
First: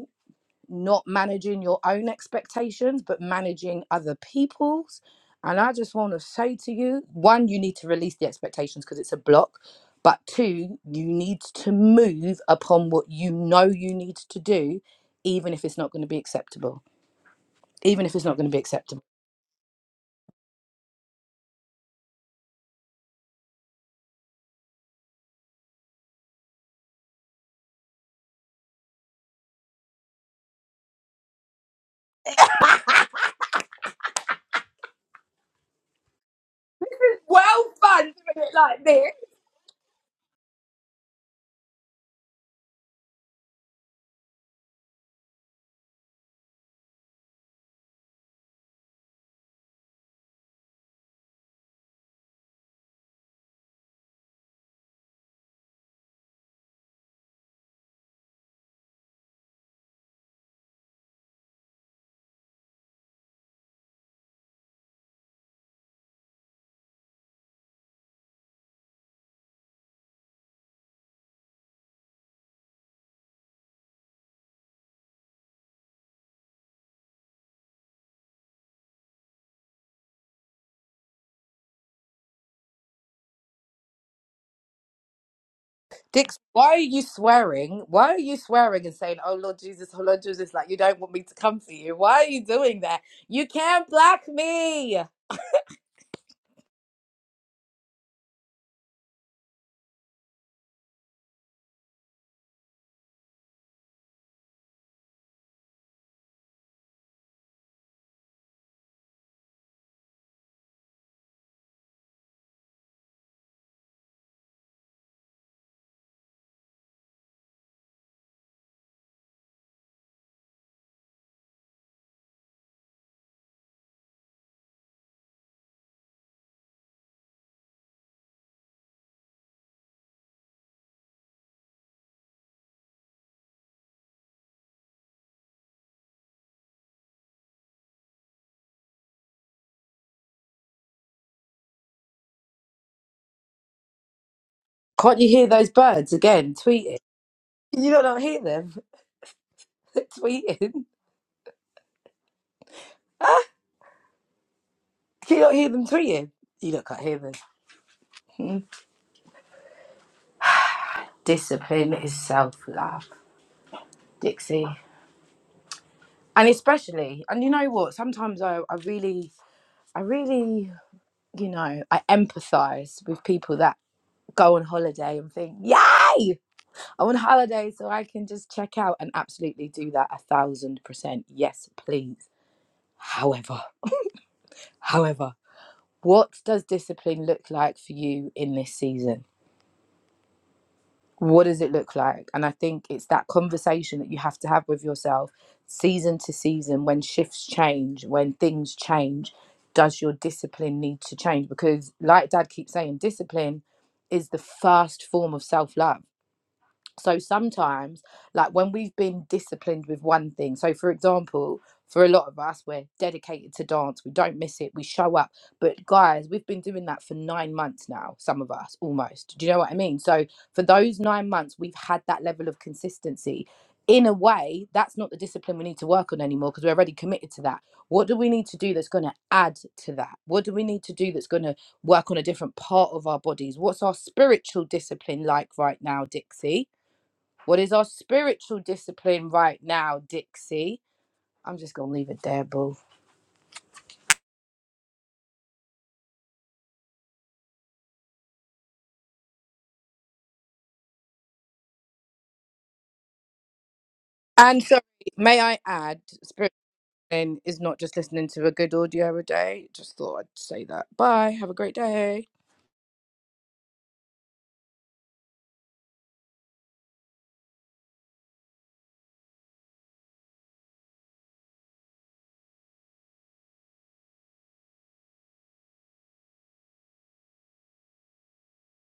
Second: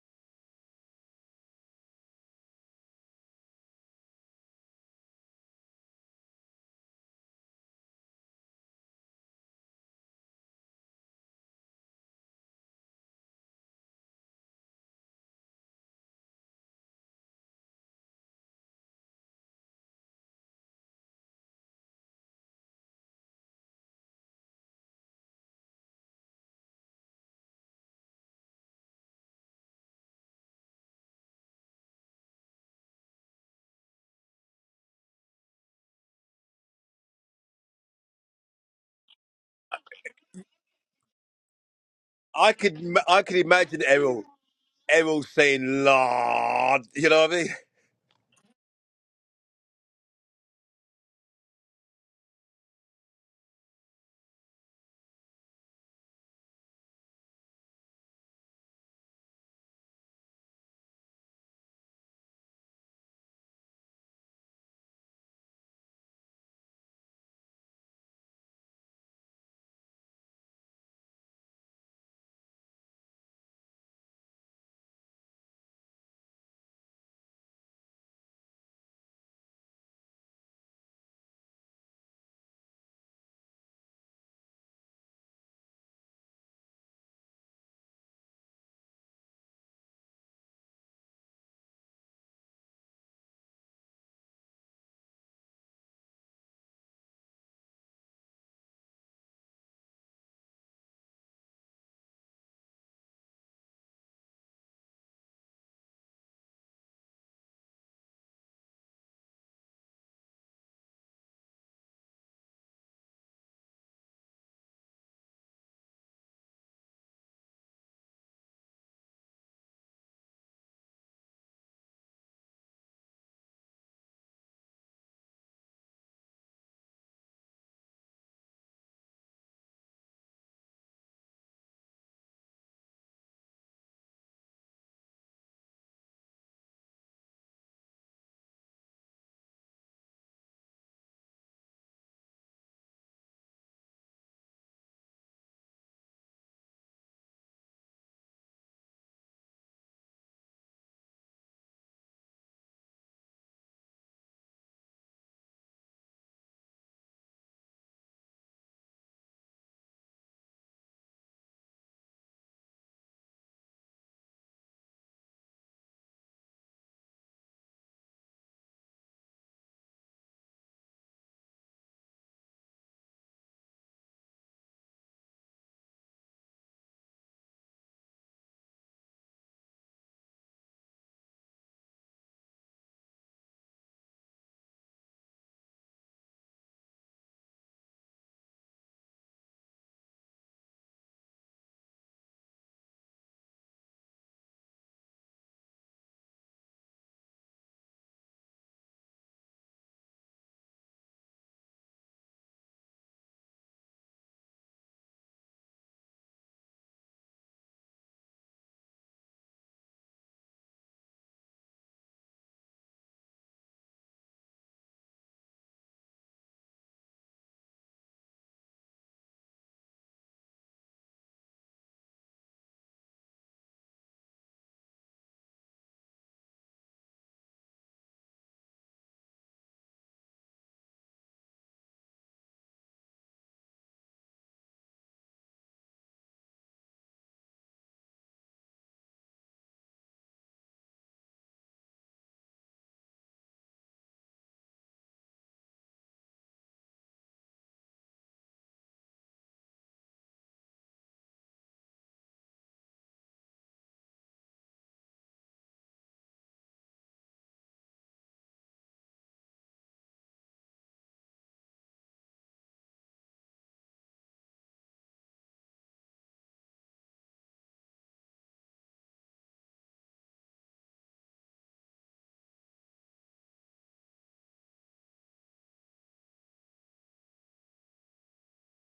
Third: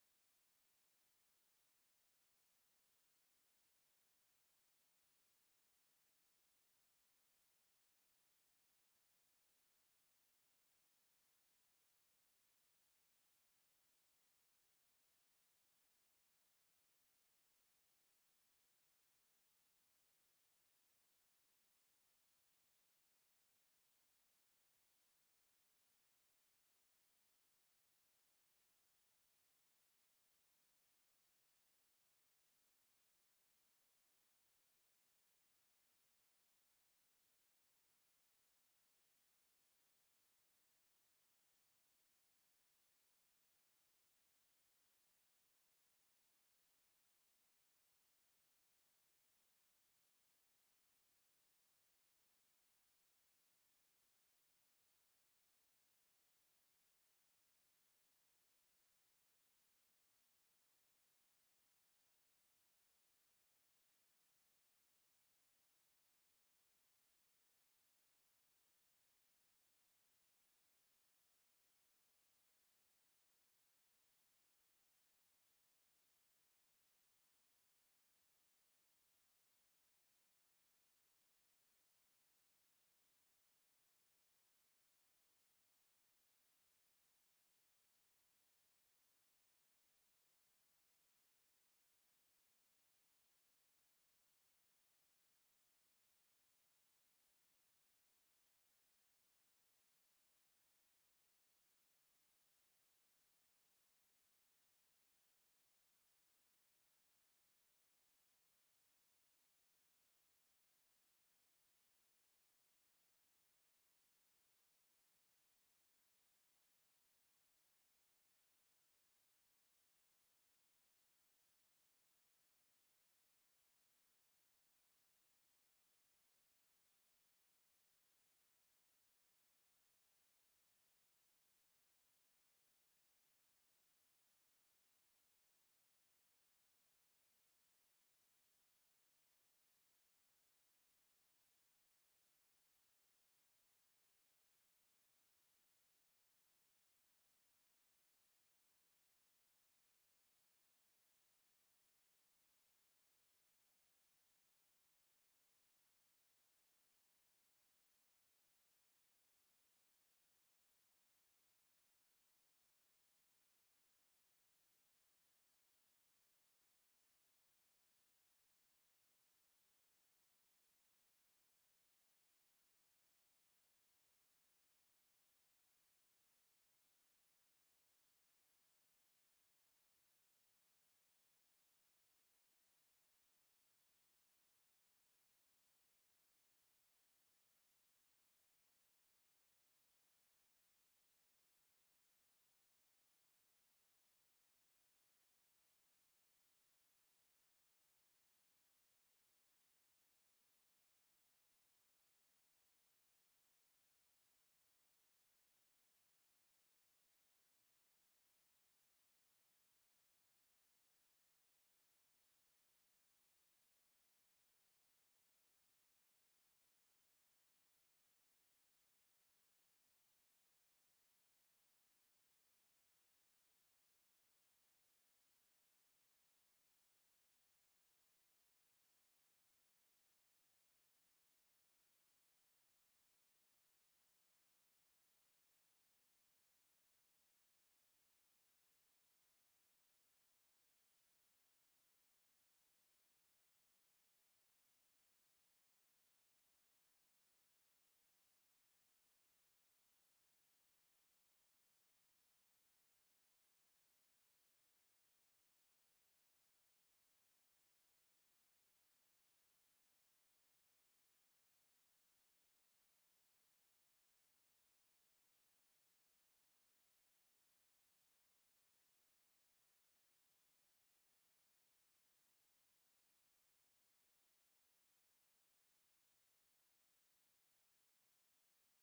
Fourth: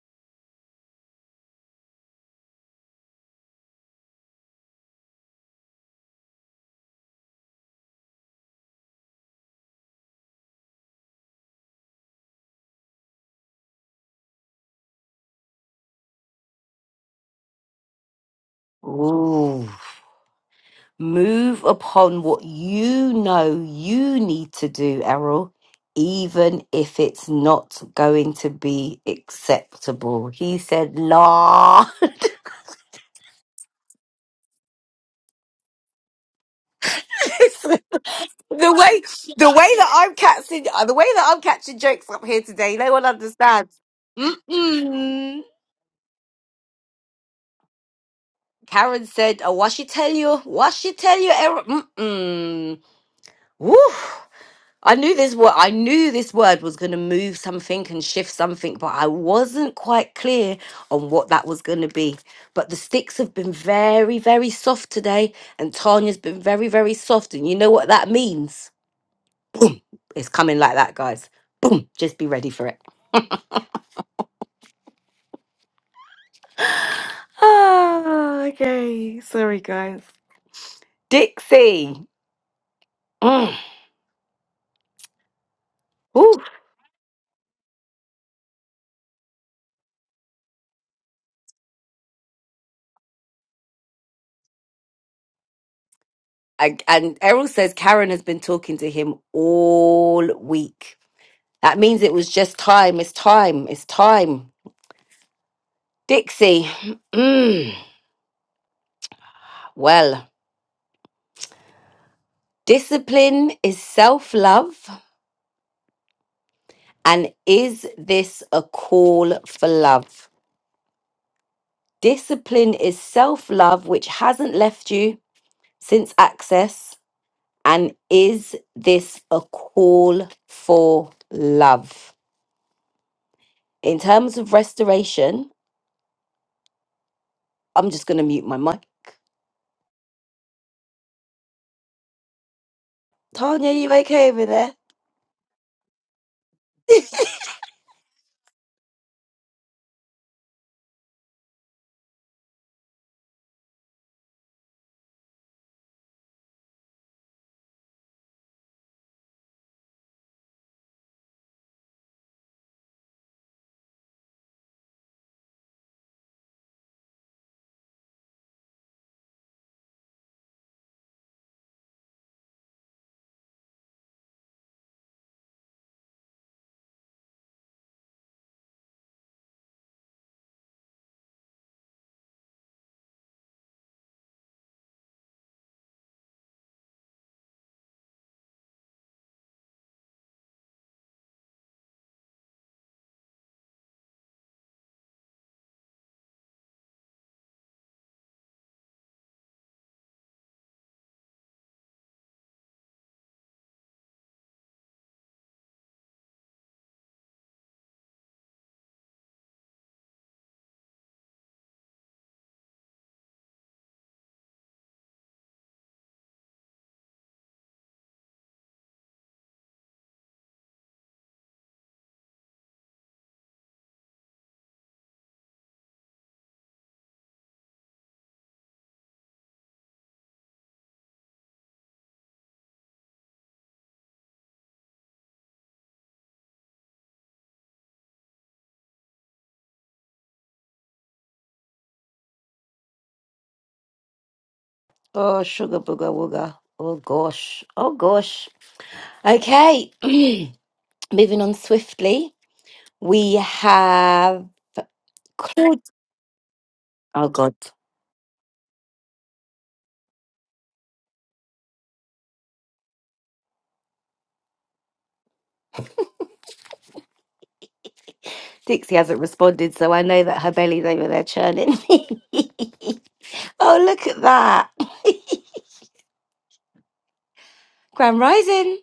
Speaker 2: not managing your own expectations, but managing other people's. And I just want to say to you one, you need to release the expectations because it's a block. But two, you need to move upon what you know you need to do, even if it's not going to be acceptable. Even if it's not going to be acceptable.
Speaker 1: Ooh. Move upon what you know you need to do, Errol, even if it's not going to be acceptable. He said, la. [laughs]
Speaker 2: Well done doing it
Speaker 1: The
Speaker 2: like
Speaker 1: way
Speaker 2: this.
Speaker 1: the way that I'm catching uh, the way that I'm catching jokes up here
Speaker 3: I could
Speaker 1: today, no
Speaker 3: m-
Speaker 1: one
Speaker 3: I could
Speaker 1: understands.
Speaker 3: imagine Errol Errol
Speaker 1: Mm-mm.
Speaker 3: saying "Lord," you know what I mean? [coughs]
Speaker 1: Karen said, "Oh, what she tell you? What she tell you?" Era? Mm-mm. Woo! I knew this word. I knew this word was going to move something and shift something, but I wasn't quite clear on what that was going to be. But the sticks have been very, very soft today, and Tanya's been very, very soft. And you know what that means? It's coming like that, guys. Boom! Just be ready for it. Oh, okay. Sorry, guys. Dixie. Mm. Ooh.
Speaker 2: Dix, why are you swearing? Why are you swearing and saying, "Oh Lord Jesus, oh Lord Jesus," like you don't want me to come for you? Why are you doing that? You can't black me.
Speaker 1: I, and Errol says Karen has been talking to him all week. That means it was just time. It's time. It's time. Dixie. Mm. Well, discipline is self love. And is this a call for love? Discipline is self love, which hasn't left you since access And is this a call for love? In terms of restoration, I'm just going to mute my mic. Tanya, you okay over there?
Speaker 2: Can't you hear those birds again tweeting?
Speaker 1: [laughs]
Speaker 2: Can you not not hear them [laughs] tweeting? Huh? Can you not hear them tweeting? You not can't hear them. Hmm. Discipline is self love, Dixie, and especially, and you know what? Sometimes I, I really, I really, you know, I empathise with people that go on holiday and think, "Yay!" I am on holiday so I can just check out and absolutely do that a thousand percent. Yes, please. However, however, what does discipline look like for you in this season? What does it look like? And I think it's that conversation that you have to have with yourself season to season when shifts change, when things change. Does your discipline need to change? Because, like Dad keeps saying, discipline is the first form of self love so sometimes, like when we've been disciplined with one thing, so for example, for a lot of us, we're dedicated to dance, we don't miss it, we show up. But guys, we've been doing that for nine months now, some of us almost. Do you know what I mean? So for those nine months, we've had that level of consistency. In a way, that's not the discipline we need to work on anymore because we're already committed to that. What do we need to do that's going to add to that? What do we need to do that's going to work on a different part of our bodies? What's our spiritual discipline like right now, Dixie? What is our spiritual discipline right now, Dixie? I'm just going to leave it there, boo.
Speaker 1: Oh, sugar booger wooger. Oh, gosh. Oh, gosh. Okay. [clears throat] Moving on swiftly. We have
Speaker 2: And sorry, may I
Speaker 1: Claude.
Speaker 2: add, spiritual
Speaker 1: Oh,
Speaker 2: discipline
Speaker 1: God.
Speaker 2: is not just listening to a good audio a day. Just thought I'd say that. Bye. Have a great day.
Speaker 1: Dixie hasn't responded, so I know that her belly's over there churning. [laughs] oh, look at that. Grand Rising.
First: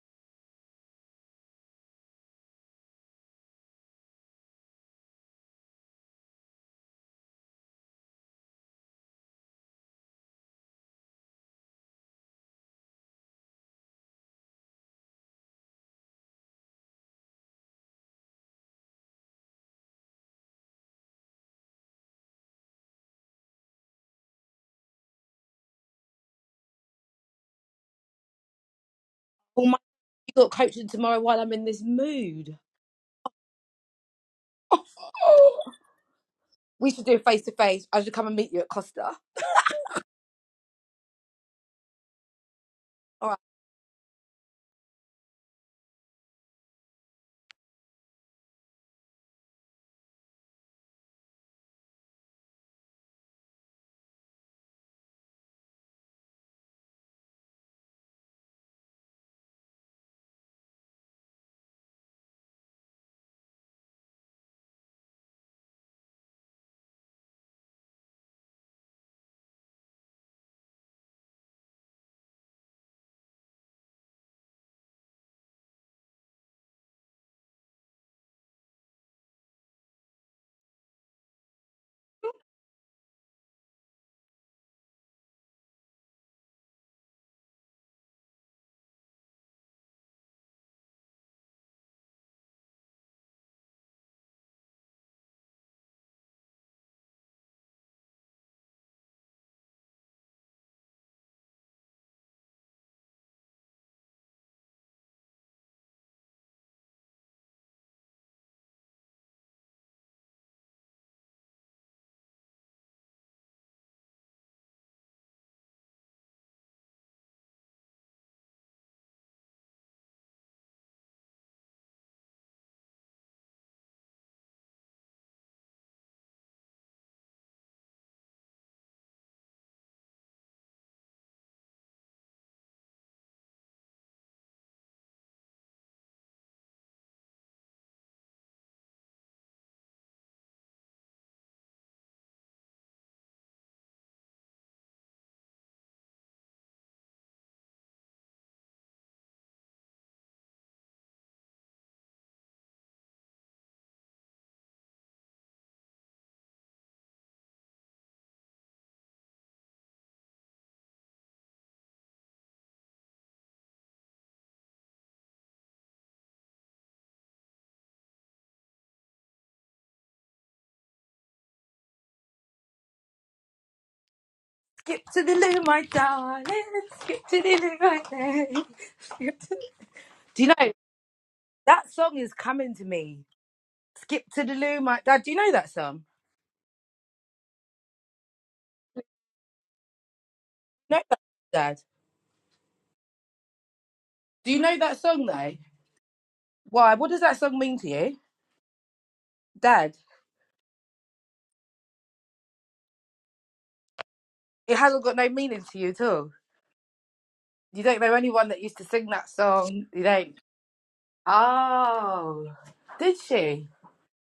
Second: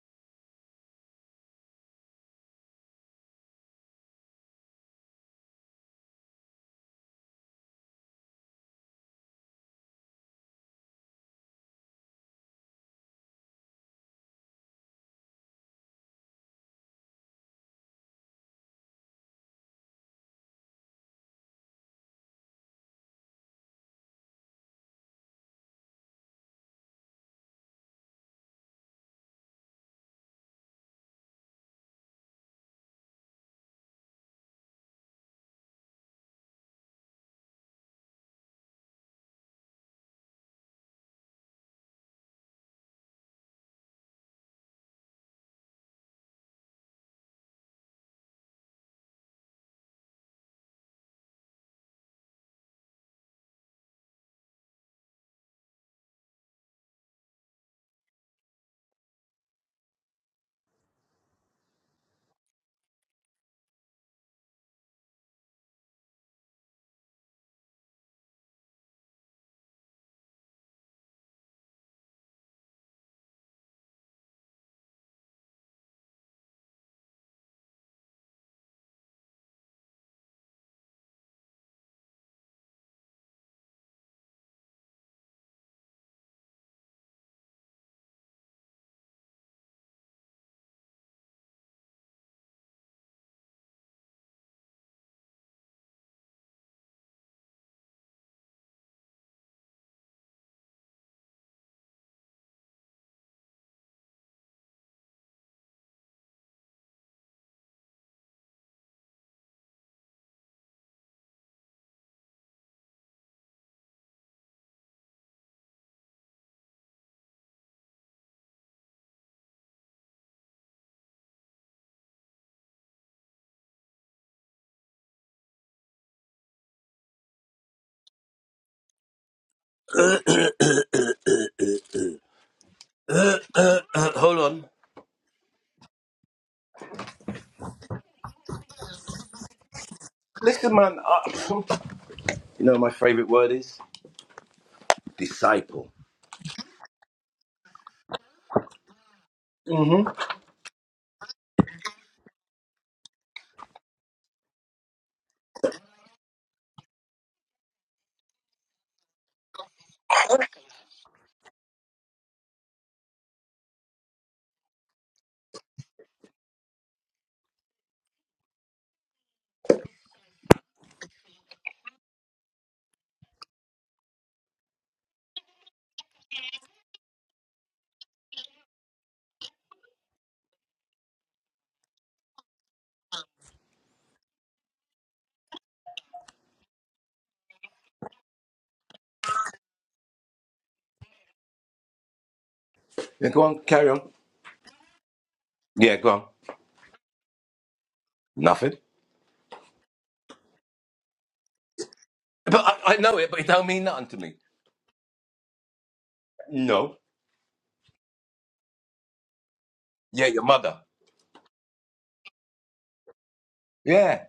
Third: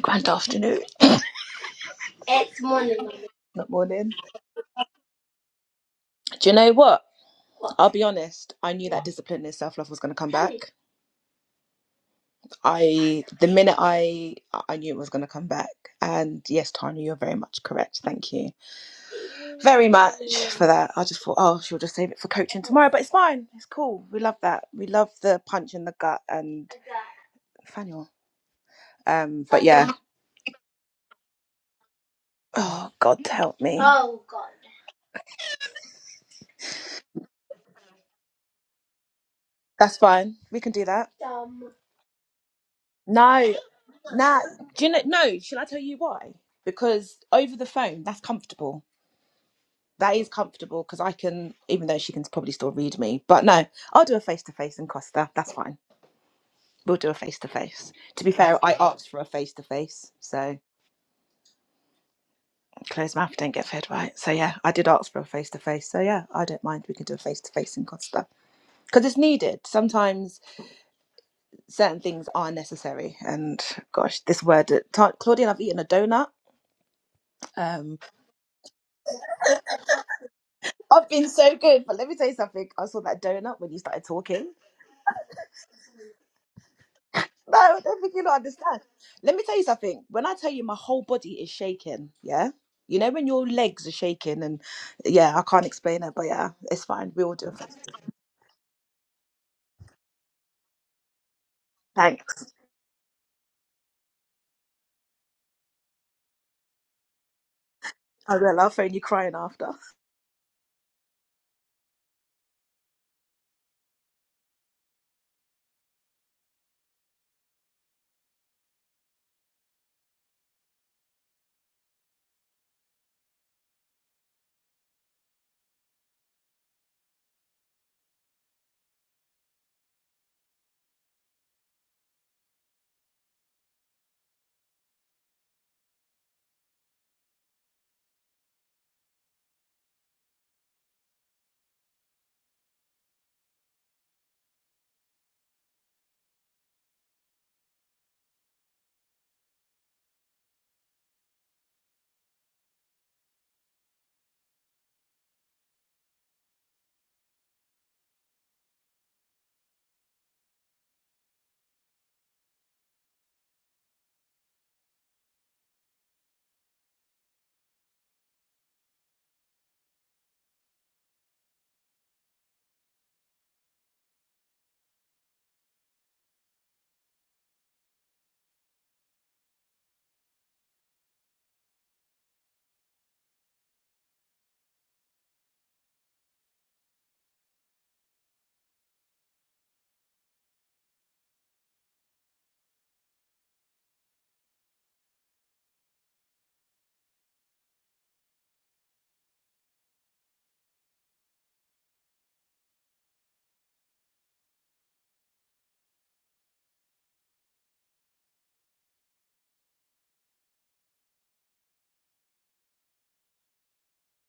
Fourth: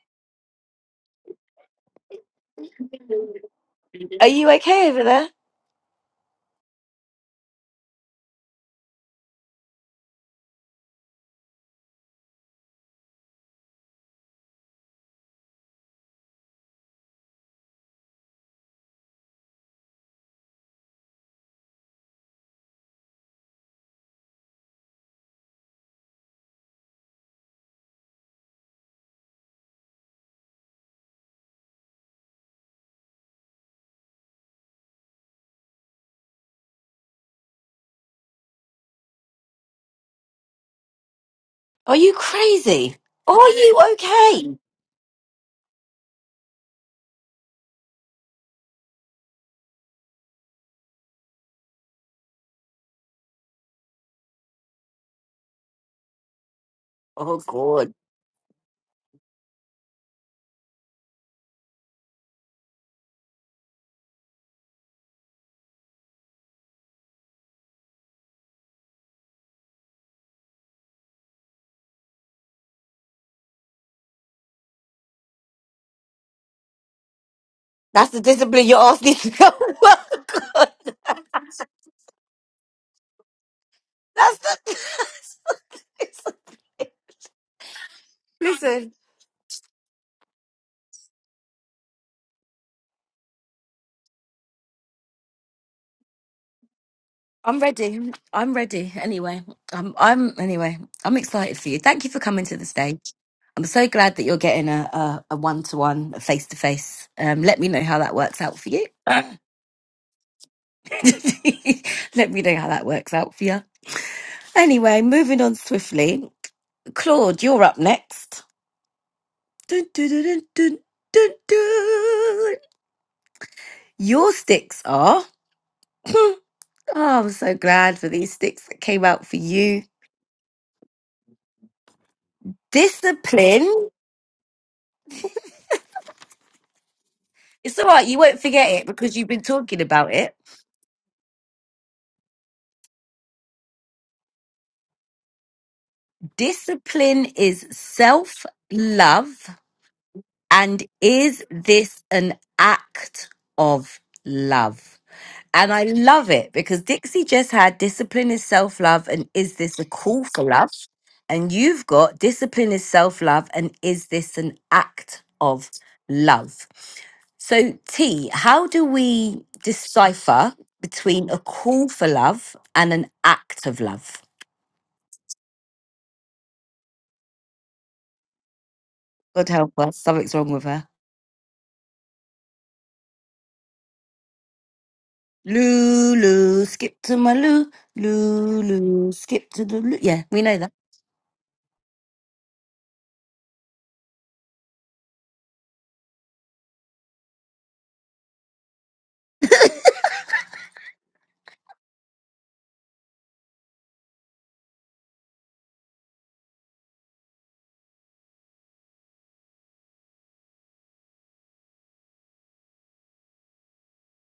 Speaker 4: Grand afternoon. It's morning. Not morning.
Speaker 1: Are you okay over there?
Speaker 4: Do you know what? What? I'll be honest. I knew that discipline and self love was going to come back. I, the minute I, I knew it was going to come back. And yes, Tanya, you're very much correct. Thank you very much for that. I just thought, oh, she'll just save it for coaching tomorrow, but it's fine. It's cool. We love that. We love the punch in the gut and Faniel. Um, but
Speaker 2: Oh my,
Speaker 4: yeah.
Speaker 2: you got coaching tomorrow while I'm in this mood.
Speaker 4: Oh God, help me. Oh God.
Speaker 2: [laughs] we should do face to face. I should come and meet you at Costa.
Speaker 4: That's fine. We can do that. Um,
Speaker 1: Are you crazy?
Speaker 2: All
Speaker 1: Are
Speaker 2: right.
Speaker 4: No,
Speaker 1: you
Speaker 4: no.
Speaker 1: okay?
Speaker 4: Do you know? No. Shall I tell you why? Because over the phone, that's comfortable. That is comfortable because I can, even though she can probably still read me. But no, I'll do a face to face in Costa. That's fine. We'll do a
Speaker 1: Oh
Speaker 4: face to
Speaker 1: God,
Speaker 4: face. To be fair, I asked for a face to face, so closed mouth don't get fed, right? So yeah, I did ask for a face to face. So yeah, I don't mind. We can do a face to face in Costa because it's needed. Sometimes certain things are necessary. And gosh, this word, Ta- Claudine, I've eaten a donut. Um.
Speaker 1: that's the discipline you asked me to go. [laughs] Oh God,
Speaker 4: I've been so good, but let me tell you something. I saw that donut when you started
Speaker 1: that's
Speaker 4: talking.
Speaker 1: the. [laughs] That's the discipline.
Speaker 4: No, I don't think you don't understand.
Speaker 1: Listen,
Speaker 4: Let me tell you something. When I tell you my whole body is shaking, yeah? You know when your legs are shaking and yeah, I can't explain it, but yeah, it's fine. We all do
Speaker 1: I'm
Speaker 4: it.
Speaker 1: ready. I'm ready. Anyway, I'm. I'm. Anyway, I'm excited for you. Thank you for coming
Speaker 4: Thanks.
Speaker 1: to the stage. I'm so glad that you're getting a a, a one-to-one, a face-to-face. Um, let me know how that
Speaker 4: I
Speaker 1: works out
Speaker 4: will.
Speaker 1: for
Speaker 4: I'll
Speaker 1: you.
Speaker 4: phone you crying after.
Speaker 1: [laughs] let me know how that works out for you. Anyway, moving on swiftly. Claude, you're up next. Dun, dun, dun, dun, dun, dun, dun. Your sticks are. [laughs] [clears throat] oh, I'm so glad for these sticks that came out for you.
Speaker 3: Uh, uh,
Speaker 1: Discipline.
Speaker 3: uh, hold on.
Speaker 1: It's all right. You won't forget it because you've been talking about it.
Speaker 3: Listen, man. I, [clears throat] you know what my favourite word is disciple.
Speaker 1: Discipline is self love.
Speaker 3: Mm-hmm.
Speaker 1: And is this an act of love? And I love it because Dixie just had discipline is self love and is this a call for love? And you've got discipline is self love and is this an act of love? So, T, how do we decipher between a call for love and an act of love?
Speaker 2: Skip to the loo, my darling. Skip to the loo, my darling. Skip
Speaker 1: God
Speaker 2: to-
Speaker 1: help us, something's
Speaker 2: Do you
Speaker 1: wrong with
Speaker 2: know
Speaker 1: her.
Speaker 2: that song is coming to me? Skip to the loo, my dad. Do you know that song?
Speaker 1: Lulu, skip to my loo. Lulu, skip to the loo. Yeah, we know that.
Speaker 2: No, dad.
Speaker 3: Yeah, go on, carry on.
Speaker 2: Do you know that song though?
Speaker 3: Yeah, go on.
Speaker 2: Why? What does that song mean to you,
Speaker 3: Nothing.
Speaker 2: dad?
Speaker 3: But I, I know it, but it don't mean nothing to me.
Speaker 2: It hasn't got no meaning to you at all.
Speaker 3: No.
Speaker 2: You don't know anyone that used to sing that song. You
Speaker 3: Yeah,
Speaker 2: don't.
Speaker 3: your mother.
Speaker 2: Oh, did she
Speaker 3: Yeah.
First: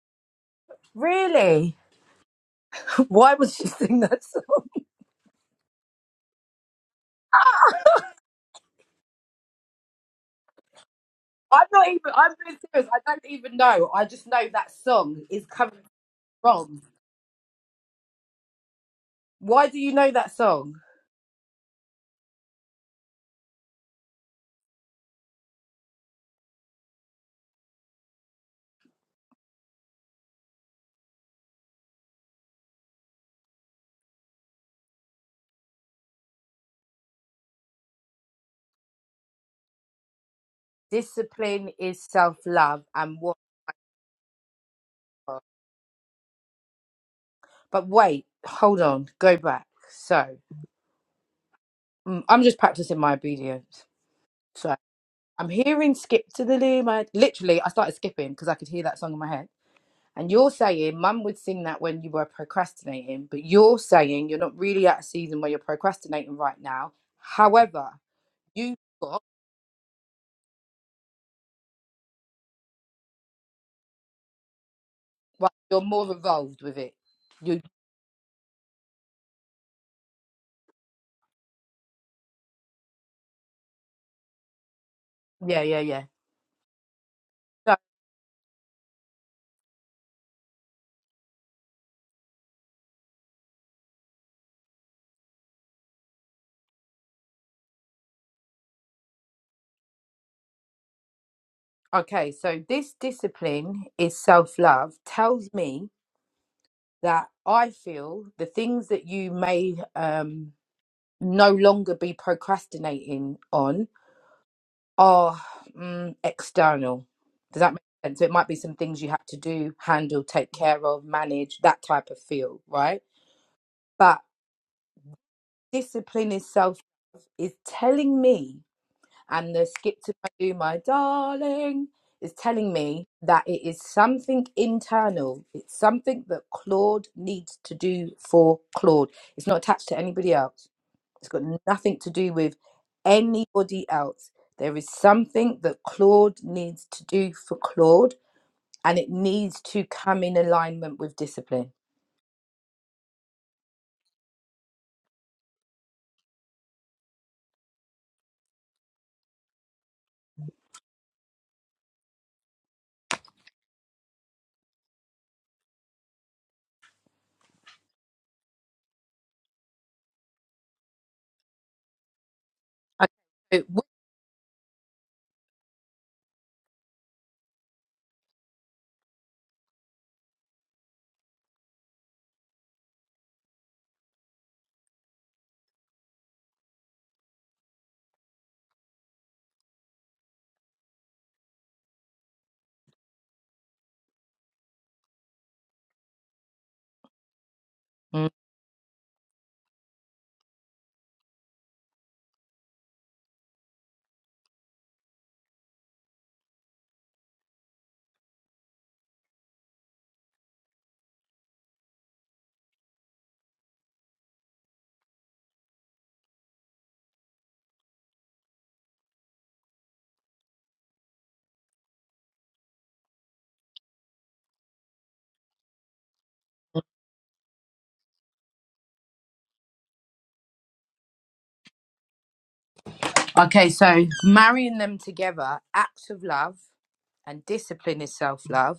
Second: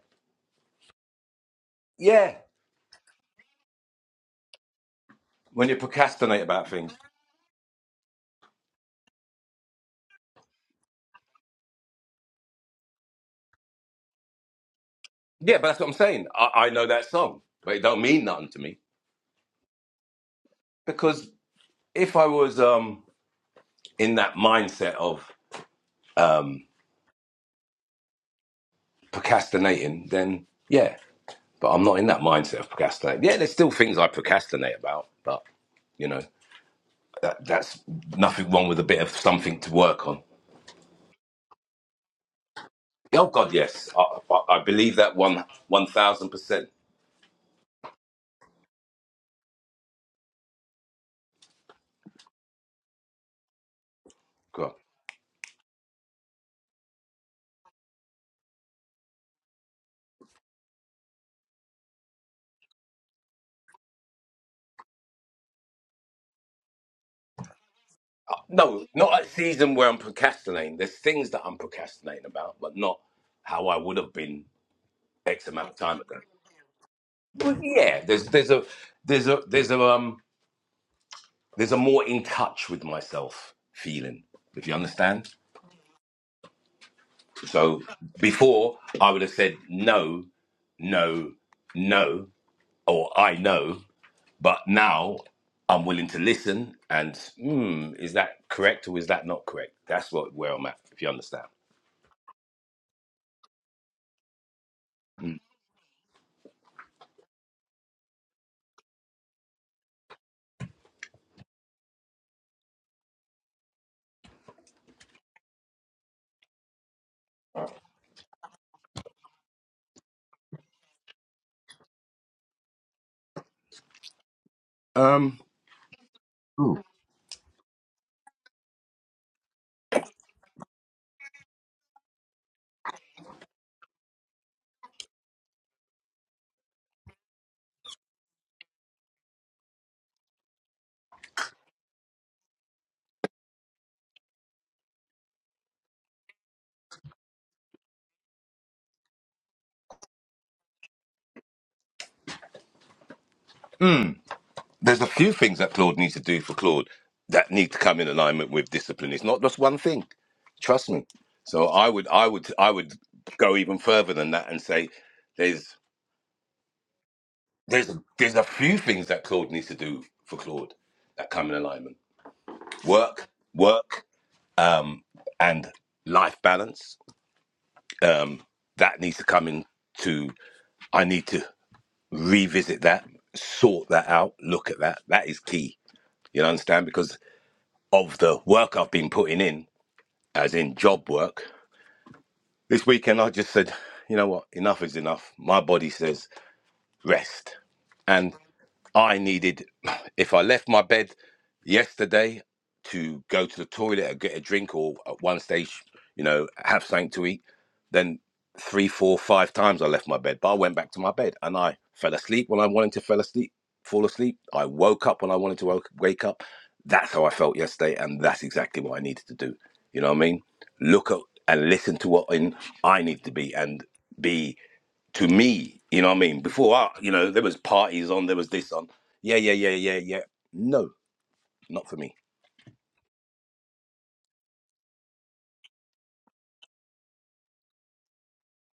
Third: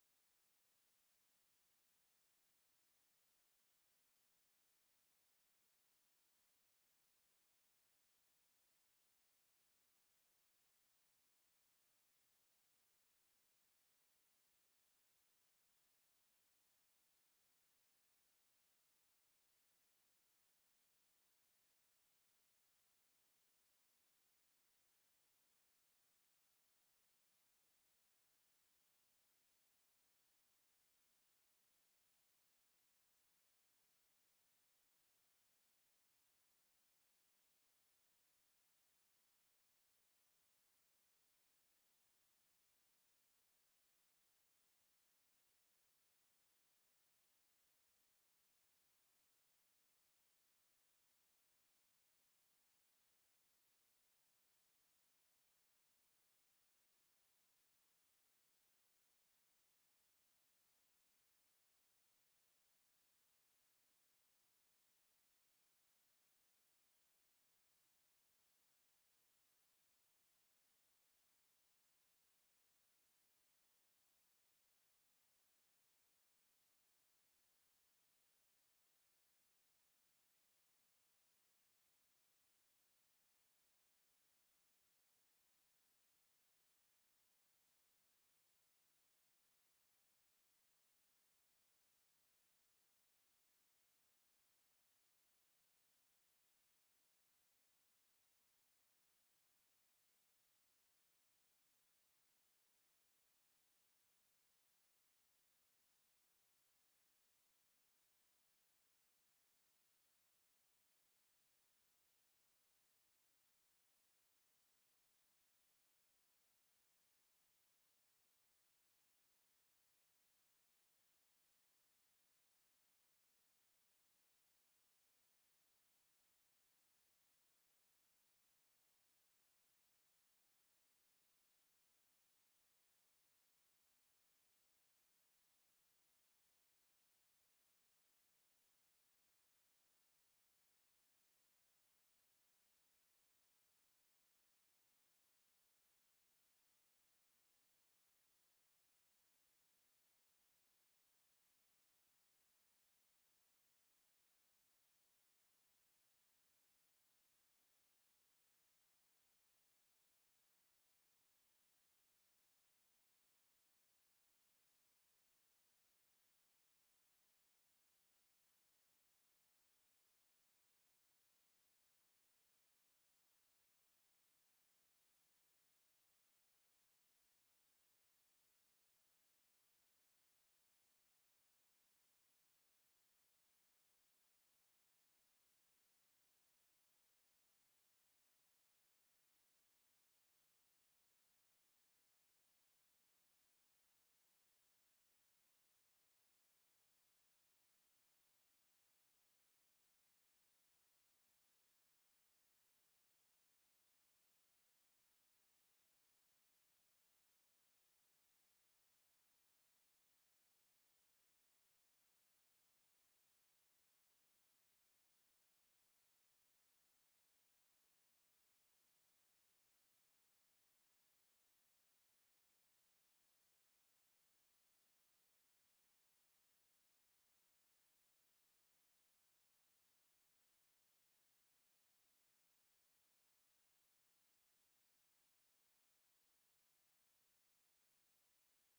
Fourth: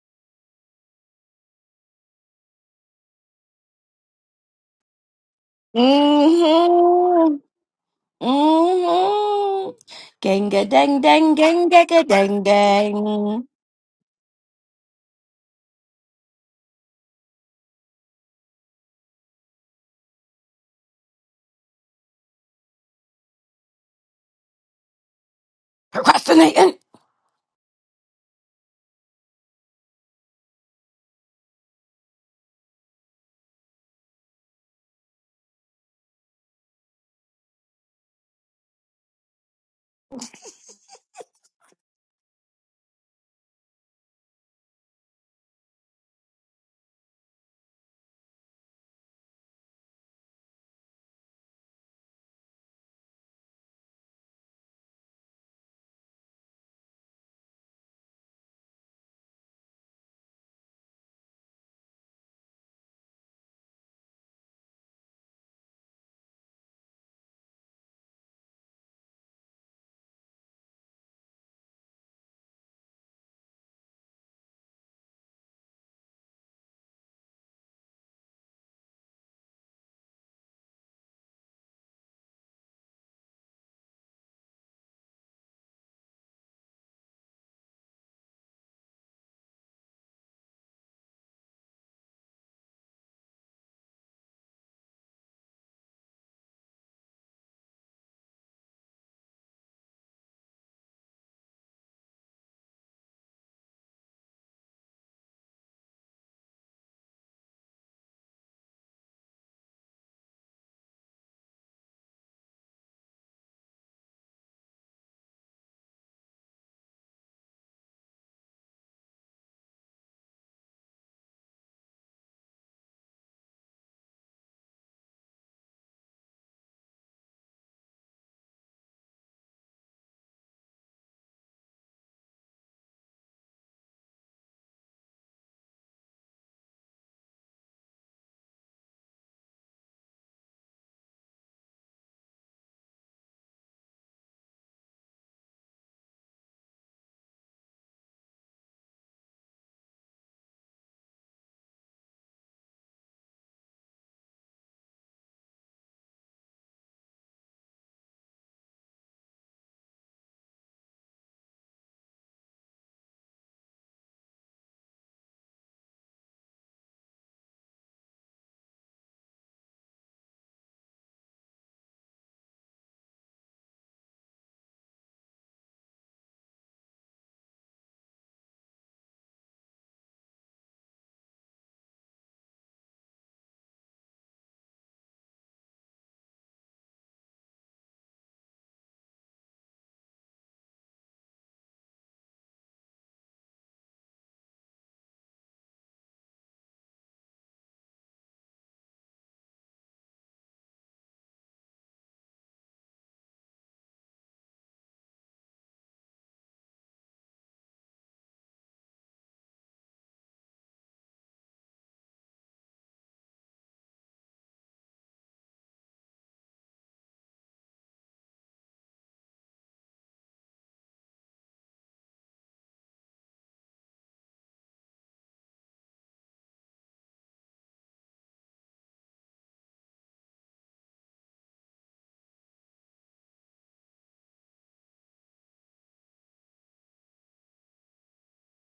Speaker 2: really?
Speaker 3: Yeah.
Speaker 2: [laughs] Why would she sing that song?
Speaker 3: When you procrastinate about things.
Speaker 1: Mm-hmm. Mm-hmm. Genga dang dang
Speaker 2: I'm
Speaker 1: genga
Speaker 2: not even.
Speaker 1: ga
Speaker 2: I'm
Speaker 1: dang
Speaker 2: being serious. I don't
Speaker 1: dang.
Speaker 2: even know. I just know that song is
Speaker 3: Yeah, but that's
Speaker 2: coming
Speaker 3: what I'm saying. I, I
Speaker 2: from.
Speaker 3: know that song, but it don't mean nothing to me.
Speaker 2: Why do you know that song?
Speaker 3: because if I was um in that mindset of um
Speaker 1: Procrastinating.
Speaker 3: procrastinating, then yeah. But I'm not in that mindset of procrastinating. Yeah, there's still things I procrastinate about, but you know that that's nothing wrong with a bit of something to work on.
Speaker 2: Discipline is self love, and
Speaker 3: Oh
Speaker 2: what?
Speaker 3: God, yes, I, I, I believe that one one thousand percent.
Speaker 2: But wait, hold on, go back. So mm, I'm just practicing my obedience.
Speaker 3: God,
Speaker 2: So I'm hearing skip to the luma. Literally, I started skipping because I could hear that song in my head. And you're saying mum would sing that when you were procrastinating, but you're saying you're not really at a season where you're procrastinating right now. However, you've
Speaker 3: no, not
Speaker 2: got,
Speaker 3: a season where I'm procrastinating. There's things that I'm procrastinating about, but not how I would have been X
Speaker 2: well,
Speaker 3: amount of
Speaker 2: you're
Speaker 3: time
Speaker 2: more
Speaker 3: ago.
Speaker 2: involved with it.
Speaker 3: Well,
Speaker 2: You,
Speaker 3: yeah, there's there's a there's a there's a um there's a more in touch with myself feeling, if you understand.
Speaker 2: yeah, yeah, yeah. So,
Speaker 3: So before I would have said no, no, no, or I know, but now I'm willing to listen and hmm, is that correct or is that not correct? That's what where I'm at, if you understand.
Speaker 2: okay, so this discipline is self love
Speaker 3: Mm.
Speaker 2: tells me that I feel the things that you may um, no longer be procrastinating on are mm, external. Does that make sense? So it might be some things you have to do, handle, take care of, manage, that type of feel, right? But
Speaker 3: Um,
Speaker 2: discipline is self is telling me and the skip to my do my darling is telling me that it is something internal it's something that claude needs to do for claude it's not attached to anybody else it's got nothing to do with anybody else there is something that claude needs to do for claude and it needs to come in alignment with discipline
Speaker 3: there's a few things that Claude needs to do for Claude that need to come in alignment with discipline. It's not just one thing. Trust me. So I would I would I would go even further than that and say there's. There's a, there's a few things that Claude needs to do for Claude that come in alignment. Work,
Speaker 2: okay so
Speaker 3: work, um, and life balance. Um, that needs to come in to I need to revisit that, sort that out, look at that. That is key. You understand? Because of the work I've been putting in, as in job work, this weekend I just said, you know what, enough is enough. My body says rest.
Speaker 2: Mm.
Speaker 3: and. I needed, if I left my bed yesterday to go to the toilet or get a drink or at one stage, you know, have something to eat, then three, four, five times I left my bed. But I went back to my bed and I fell asleep when I wanted to fell asleep, fall asleep. I woke up when I wanted to woke, wake up. That's how I felt yesterday. And that's exactly what I needed to do. You know what I mean? Look at and listen to what in I need to be and be to me, you know what I mean? Before I, you know, there was parties on, there was this on. Yeah, yeah, yeah, yeah, yeah. No, not for me.
Speaker 2: Okay, so marrying them together acts of love and discipline is self-love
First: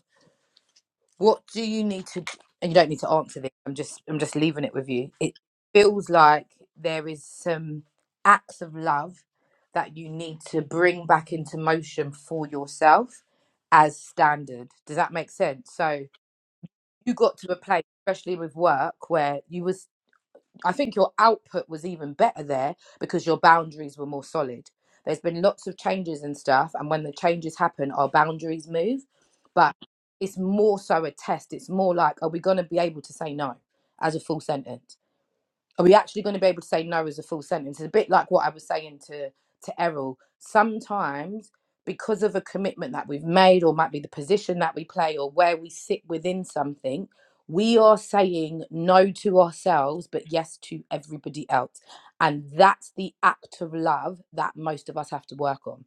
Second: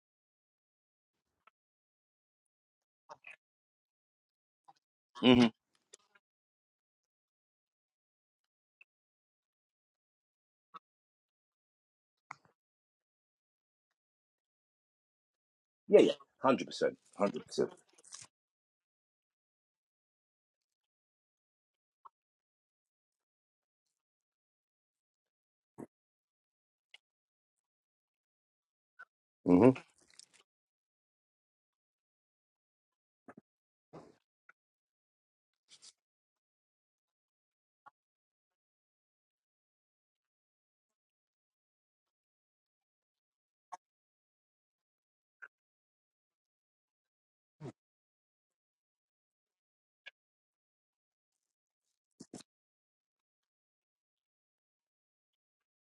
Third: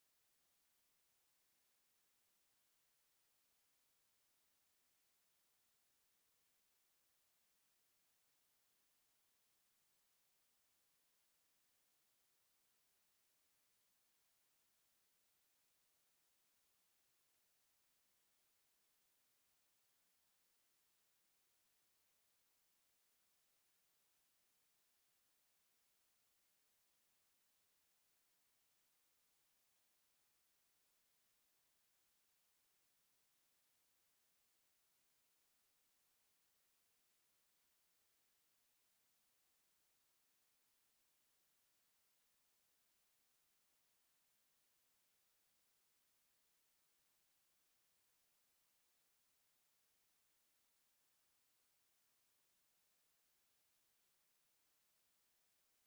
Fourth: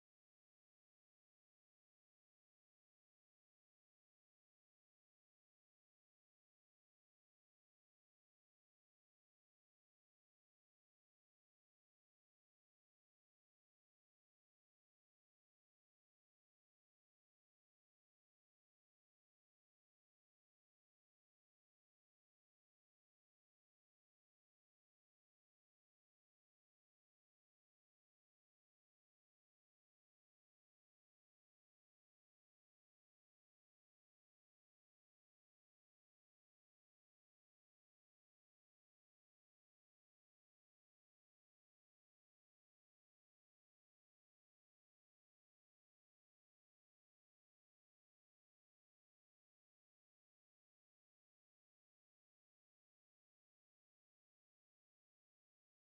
Speaker 2: What do you need to? And you don't need to answer this. I'm just I'm just leaving it with you. It
Speaker 3: hmm
Speaker 2: feels like there is some acts of love that you need to bring back into motion for yourself as standard. Does that make sense?
Speaker 3: Yeah,
Speaker 2: So
Speaker 3: yeah, hundred percent,
Speaker 2: you got
Speaker 3: hundred
Speaker 2: to a
Speaker 3: percent.
Speaker 2: place, especially with work, where you was I think your output was even better there because your boundaries were more solid. There's been lots of changes and stuff, and when the changes happen, our boundaries move.
Speaker 3: hmm
Speaker 2: But it's more so a test. It's more like, are we going to be able to say no as a full sentence? are we actually going to be able to say no as a full sentence? It's a bit like what I was saying to to Errol. Sometimes, because of a commitment that we've made, or might be the position that we play, or where we sit within something, we are saying no to ourselves, but yes to everybody else, and that's the act of love that most of us have to work on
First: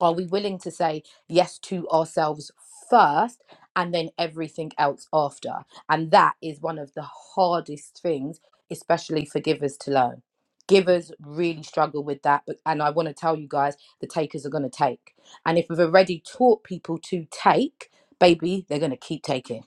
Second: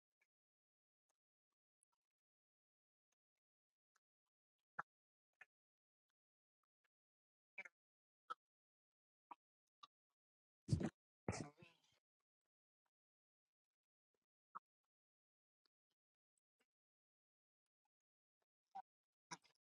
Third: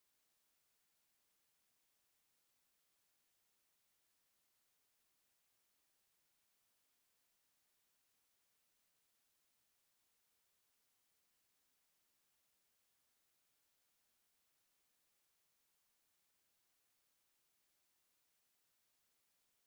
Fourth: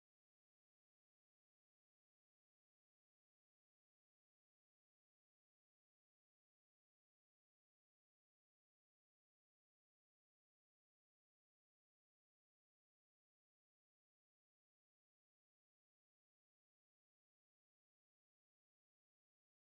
Speaker 2: are we willing to say yes to ourselves first and then everything else after and that is one of the hardest things especially for givers to learn givers really struggle with that but and i want to tell you guys the takers are going to take and if we've already taught people to take baby they're going to keep taking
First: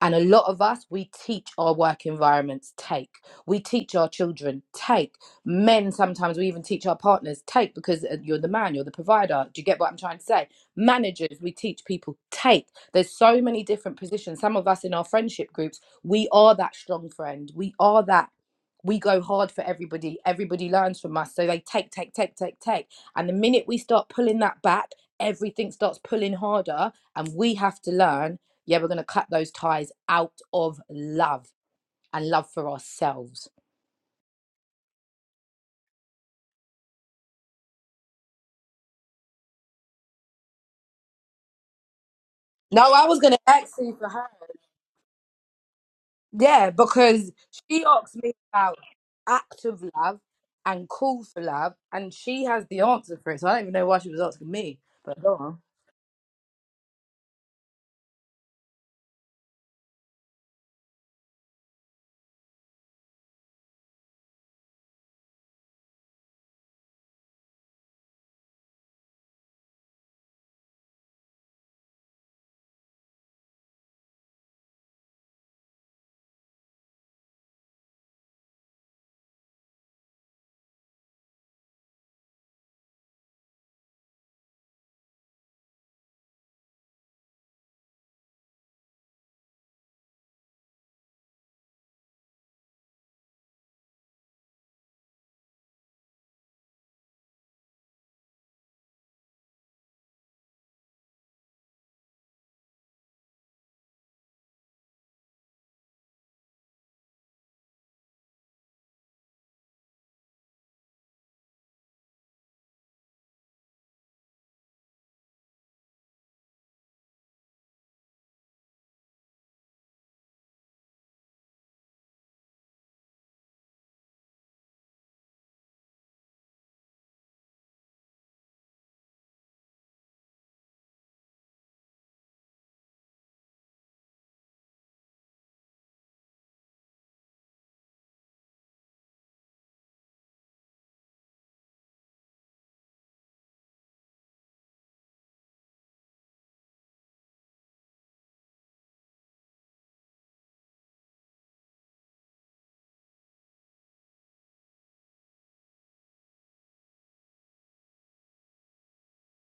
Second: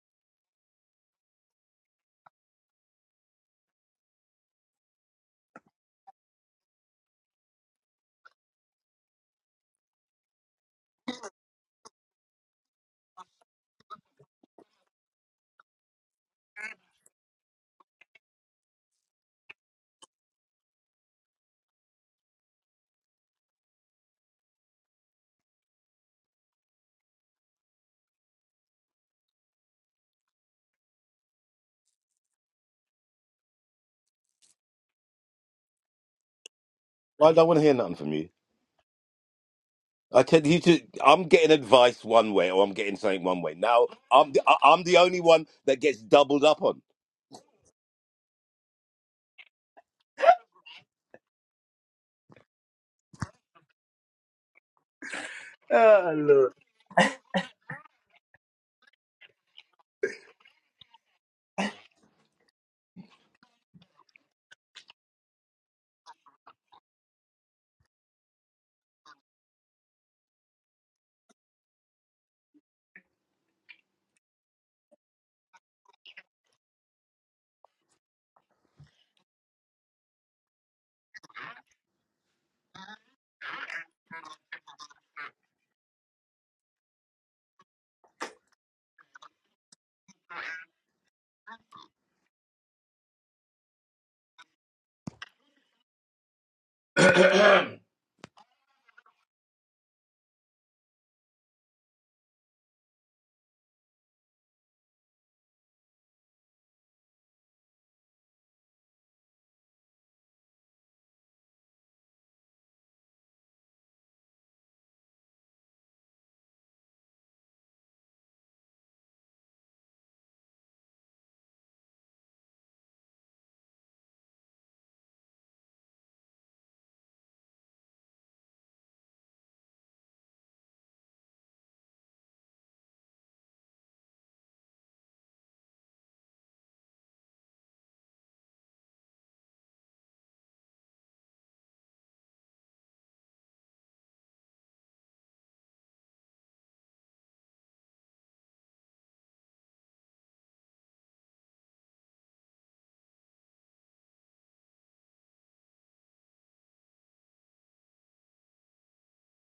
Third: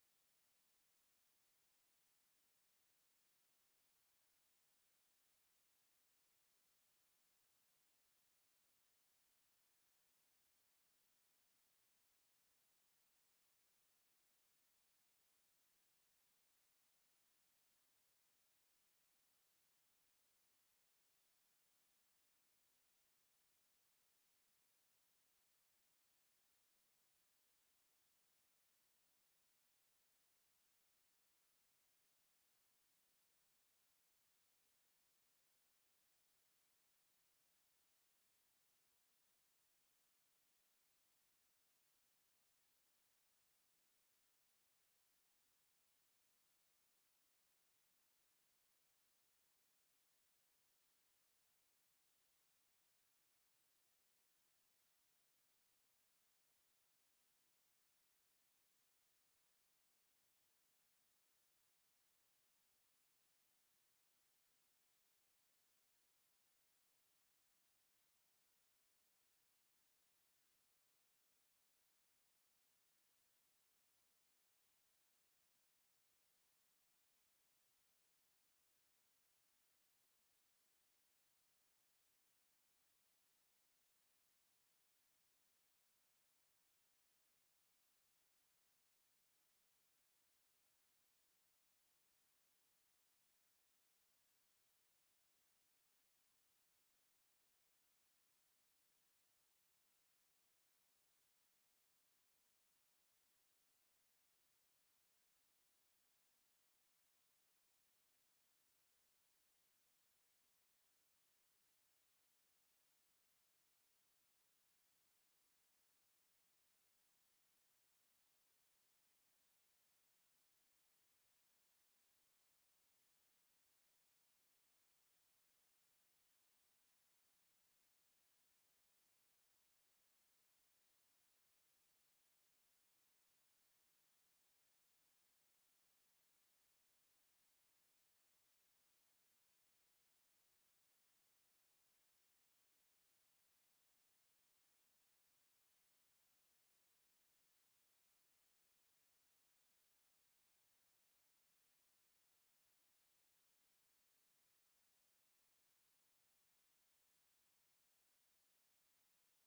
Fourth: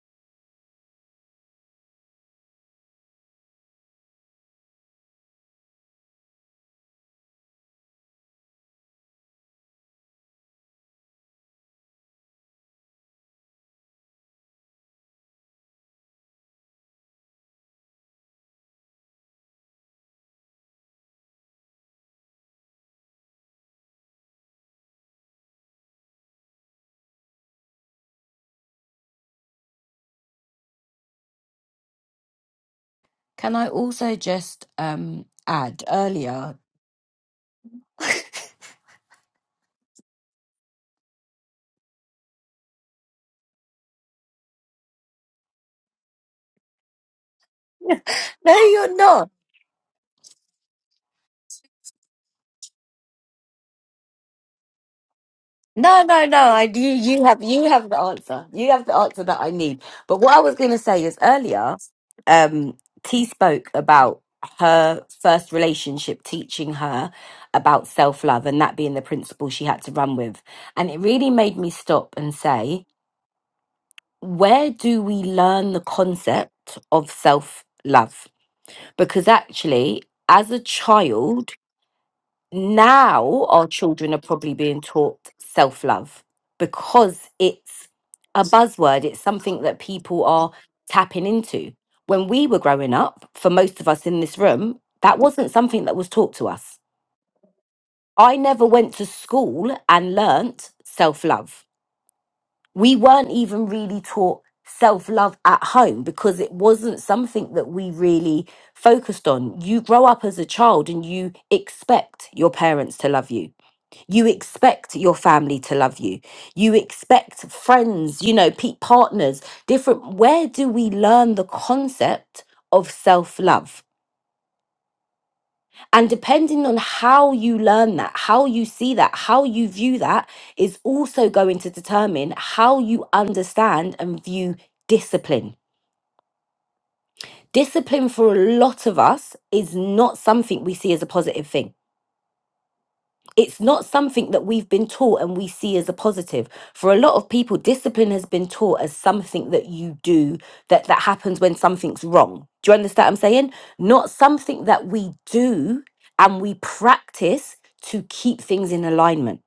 Speaker 2: and a lot of us, we teach our work environments take. We teach our children take. Men, sometimes we even teach our partners take because uh, you're the man, you're the provider. Do you get what I'm trying to say? Managers, we teach people take. There's so many different positions. Some of us in our friendship groups, we are that strong friend. We are that. We go hard for everybody. Everybody learns from us. So they take, take, take, take, take. And the minute we start pulling that back, everything starts pulling harder. And we have to learn yeah, we're going to cut those ties out of love and love for ourselves.
Speaker 1: Can I also just um add earlier?
Speaker 3: I don't want to hear nothing from you.
Speaker 1: [laughs]
Speaker 3: I tell you, to, I'm getting advice one way, or I'm
Speaker 2: No,
Speaker 3: getting
Speaker 2: I was
Speaker 3: something
Speaker 2: going to
Speaker 3: one way.
Speaker 2: ask
Speaker 3: Now
Speaker 2: you for her.
Speaker 3: I'm the, I- I'm the only one that gets doubled up
Speaker 2: Yeah,
Speaker 3: on.
Speaker 2: because she asked me
Speaker 1: no,
Speaker 2: about
Speaker 1: you're not.
Speaker 2: active love and call for love, and she has the answer for it. So I don't even know why she was asking me. But go on.
Speaker 1: No,
Speaker 3: Ah,
Speaker 1: no, no.
Speaker 3: Lord.
Speaker 1: I you you have you have the answer. You have the answer that I need. But what I was going to say is earlier, um, T spoke about her first relationship teaching her about self love and that being the principle she had to run with, and it really made me stop and say, where do we learn the concept of self love? Because actually, as a child now our children are probably being taught self love because it's a buzzword, it's something that people are tapping into. When we were growing up, for most of us in this room, that wasn't something that was taught to us. I never went to school and learnt self love. We weren't even really taught self love at home because it wasn't something that we really focused on. You grow up as a child and you expect your parents to love you you expect your family to love you. You expect friends, you know, pe- partners, different. Where do we learn the concept of self love? And depending on how you learn that, how you see that, how you view that is also going to determine how you understand and view discipline. Discipline for a lot of us is not something we see as a positive thing it's not something that we've been taught and we see as a positive for a lot of people discipline has been taught as something that you do that that happens when something's wrong do you understand what i'm saying not something that we do and we practice to keep things in alignment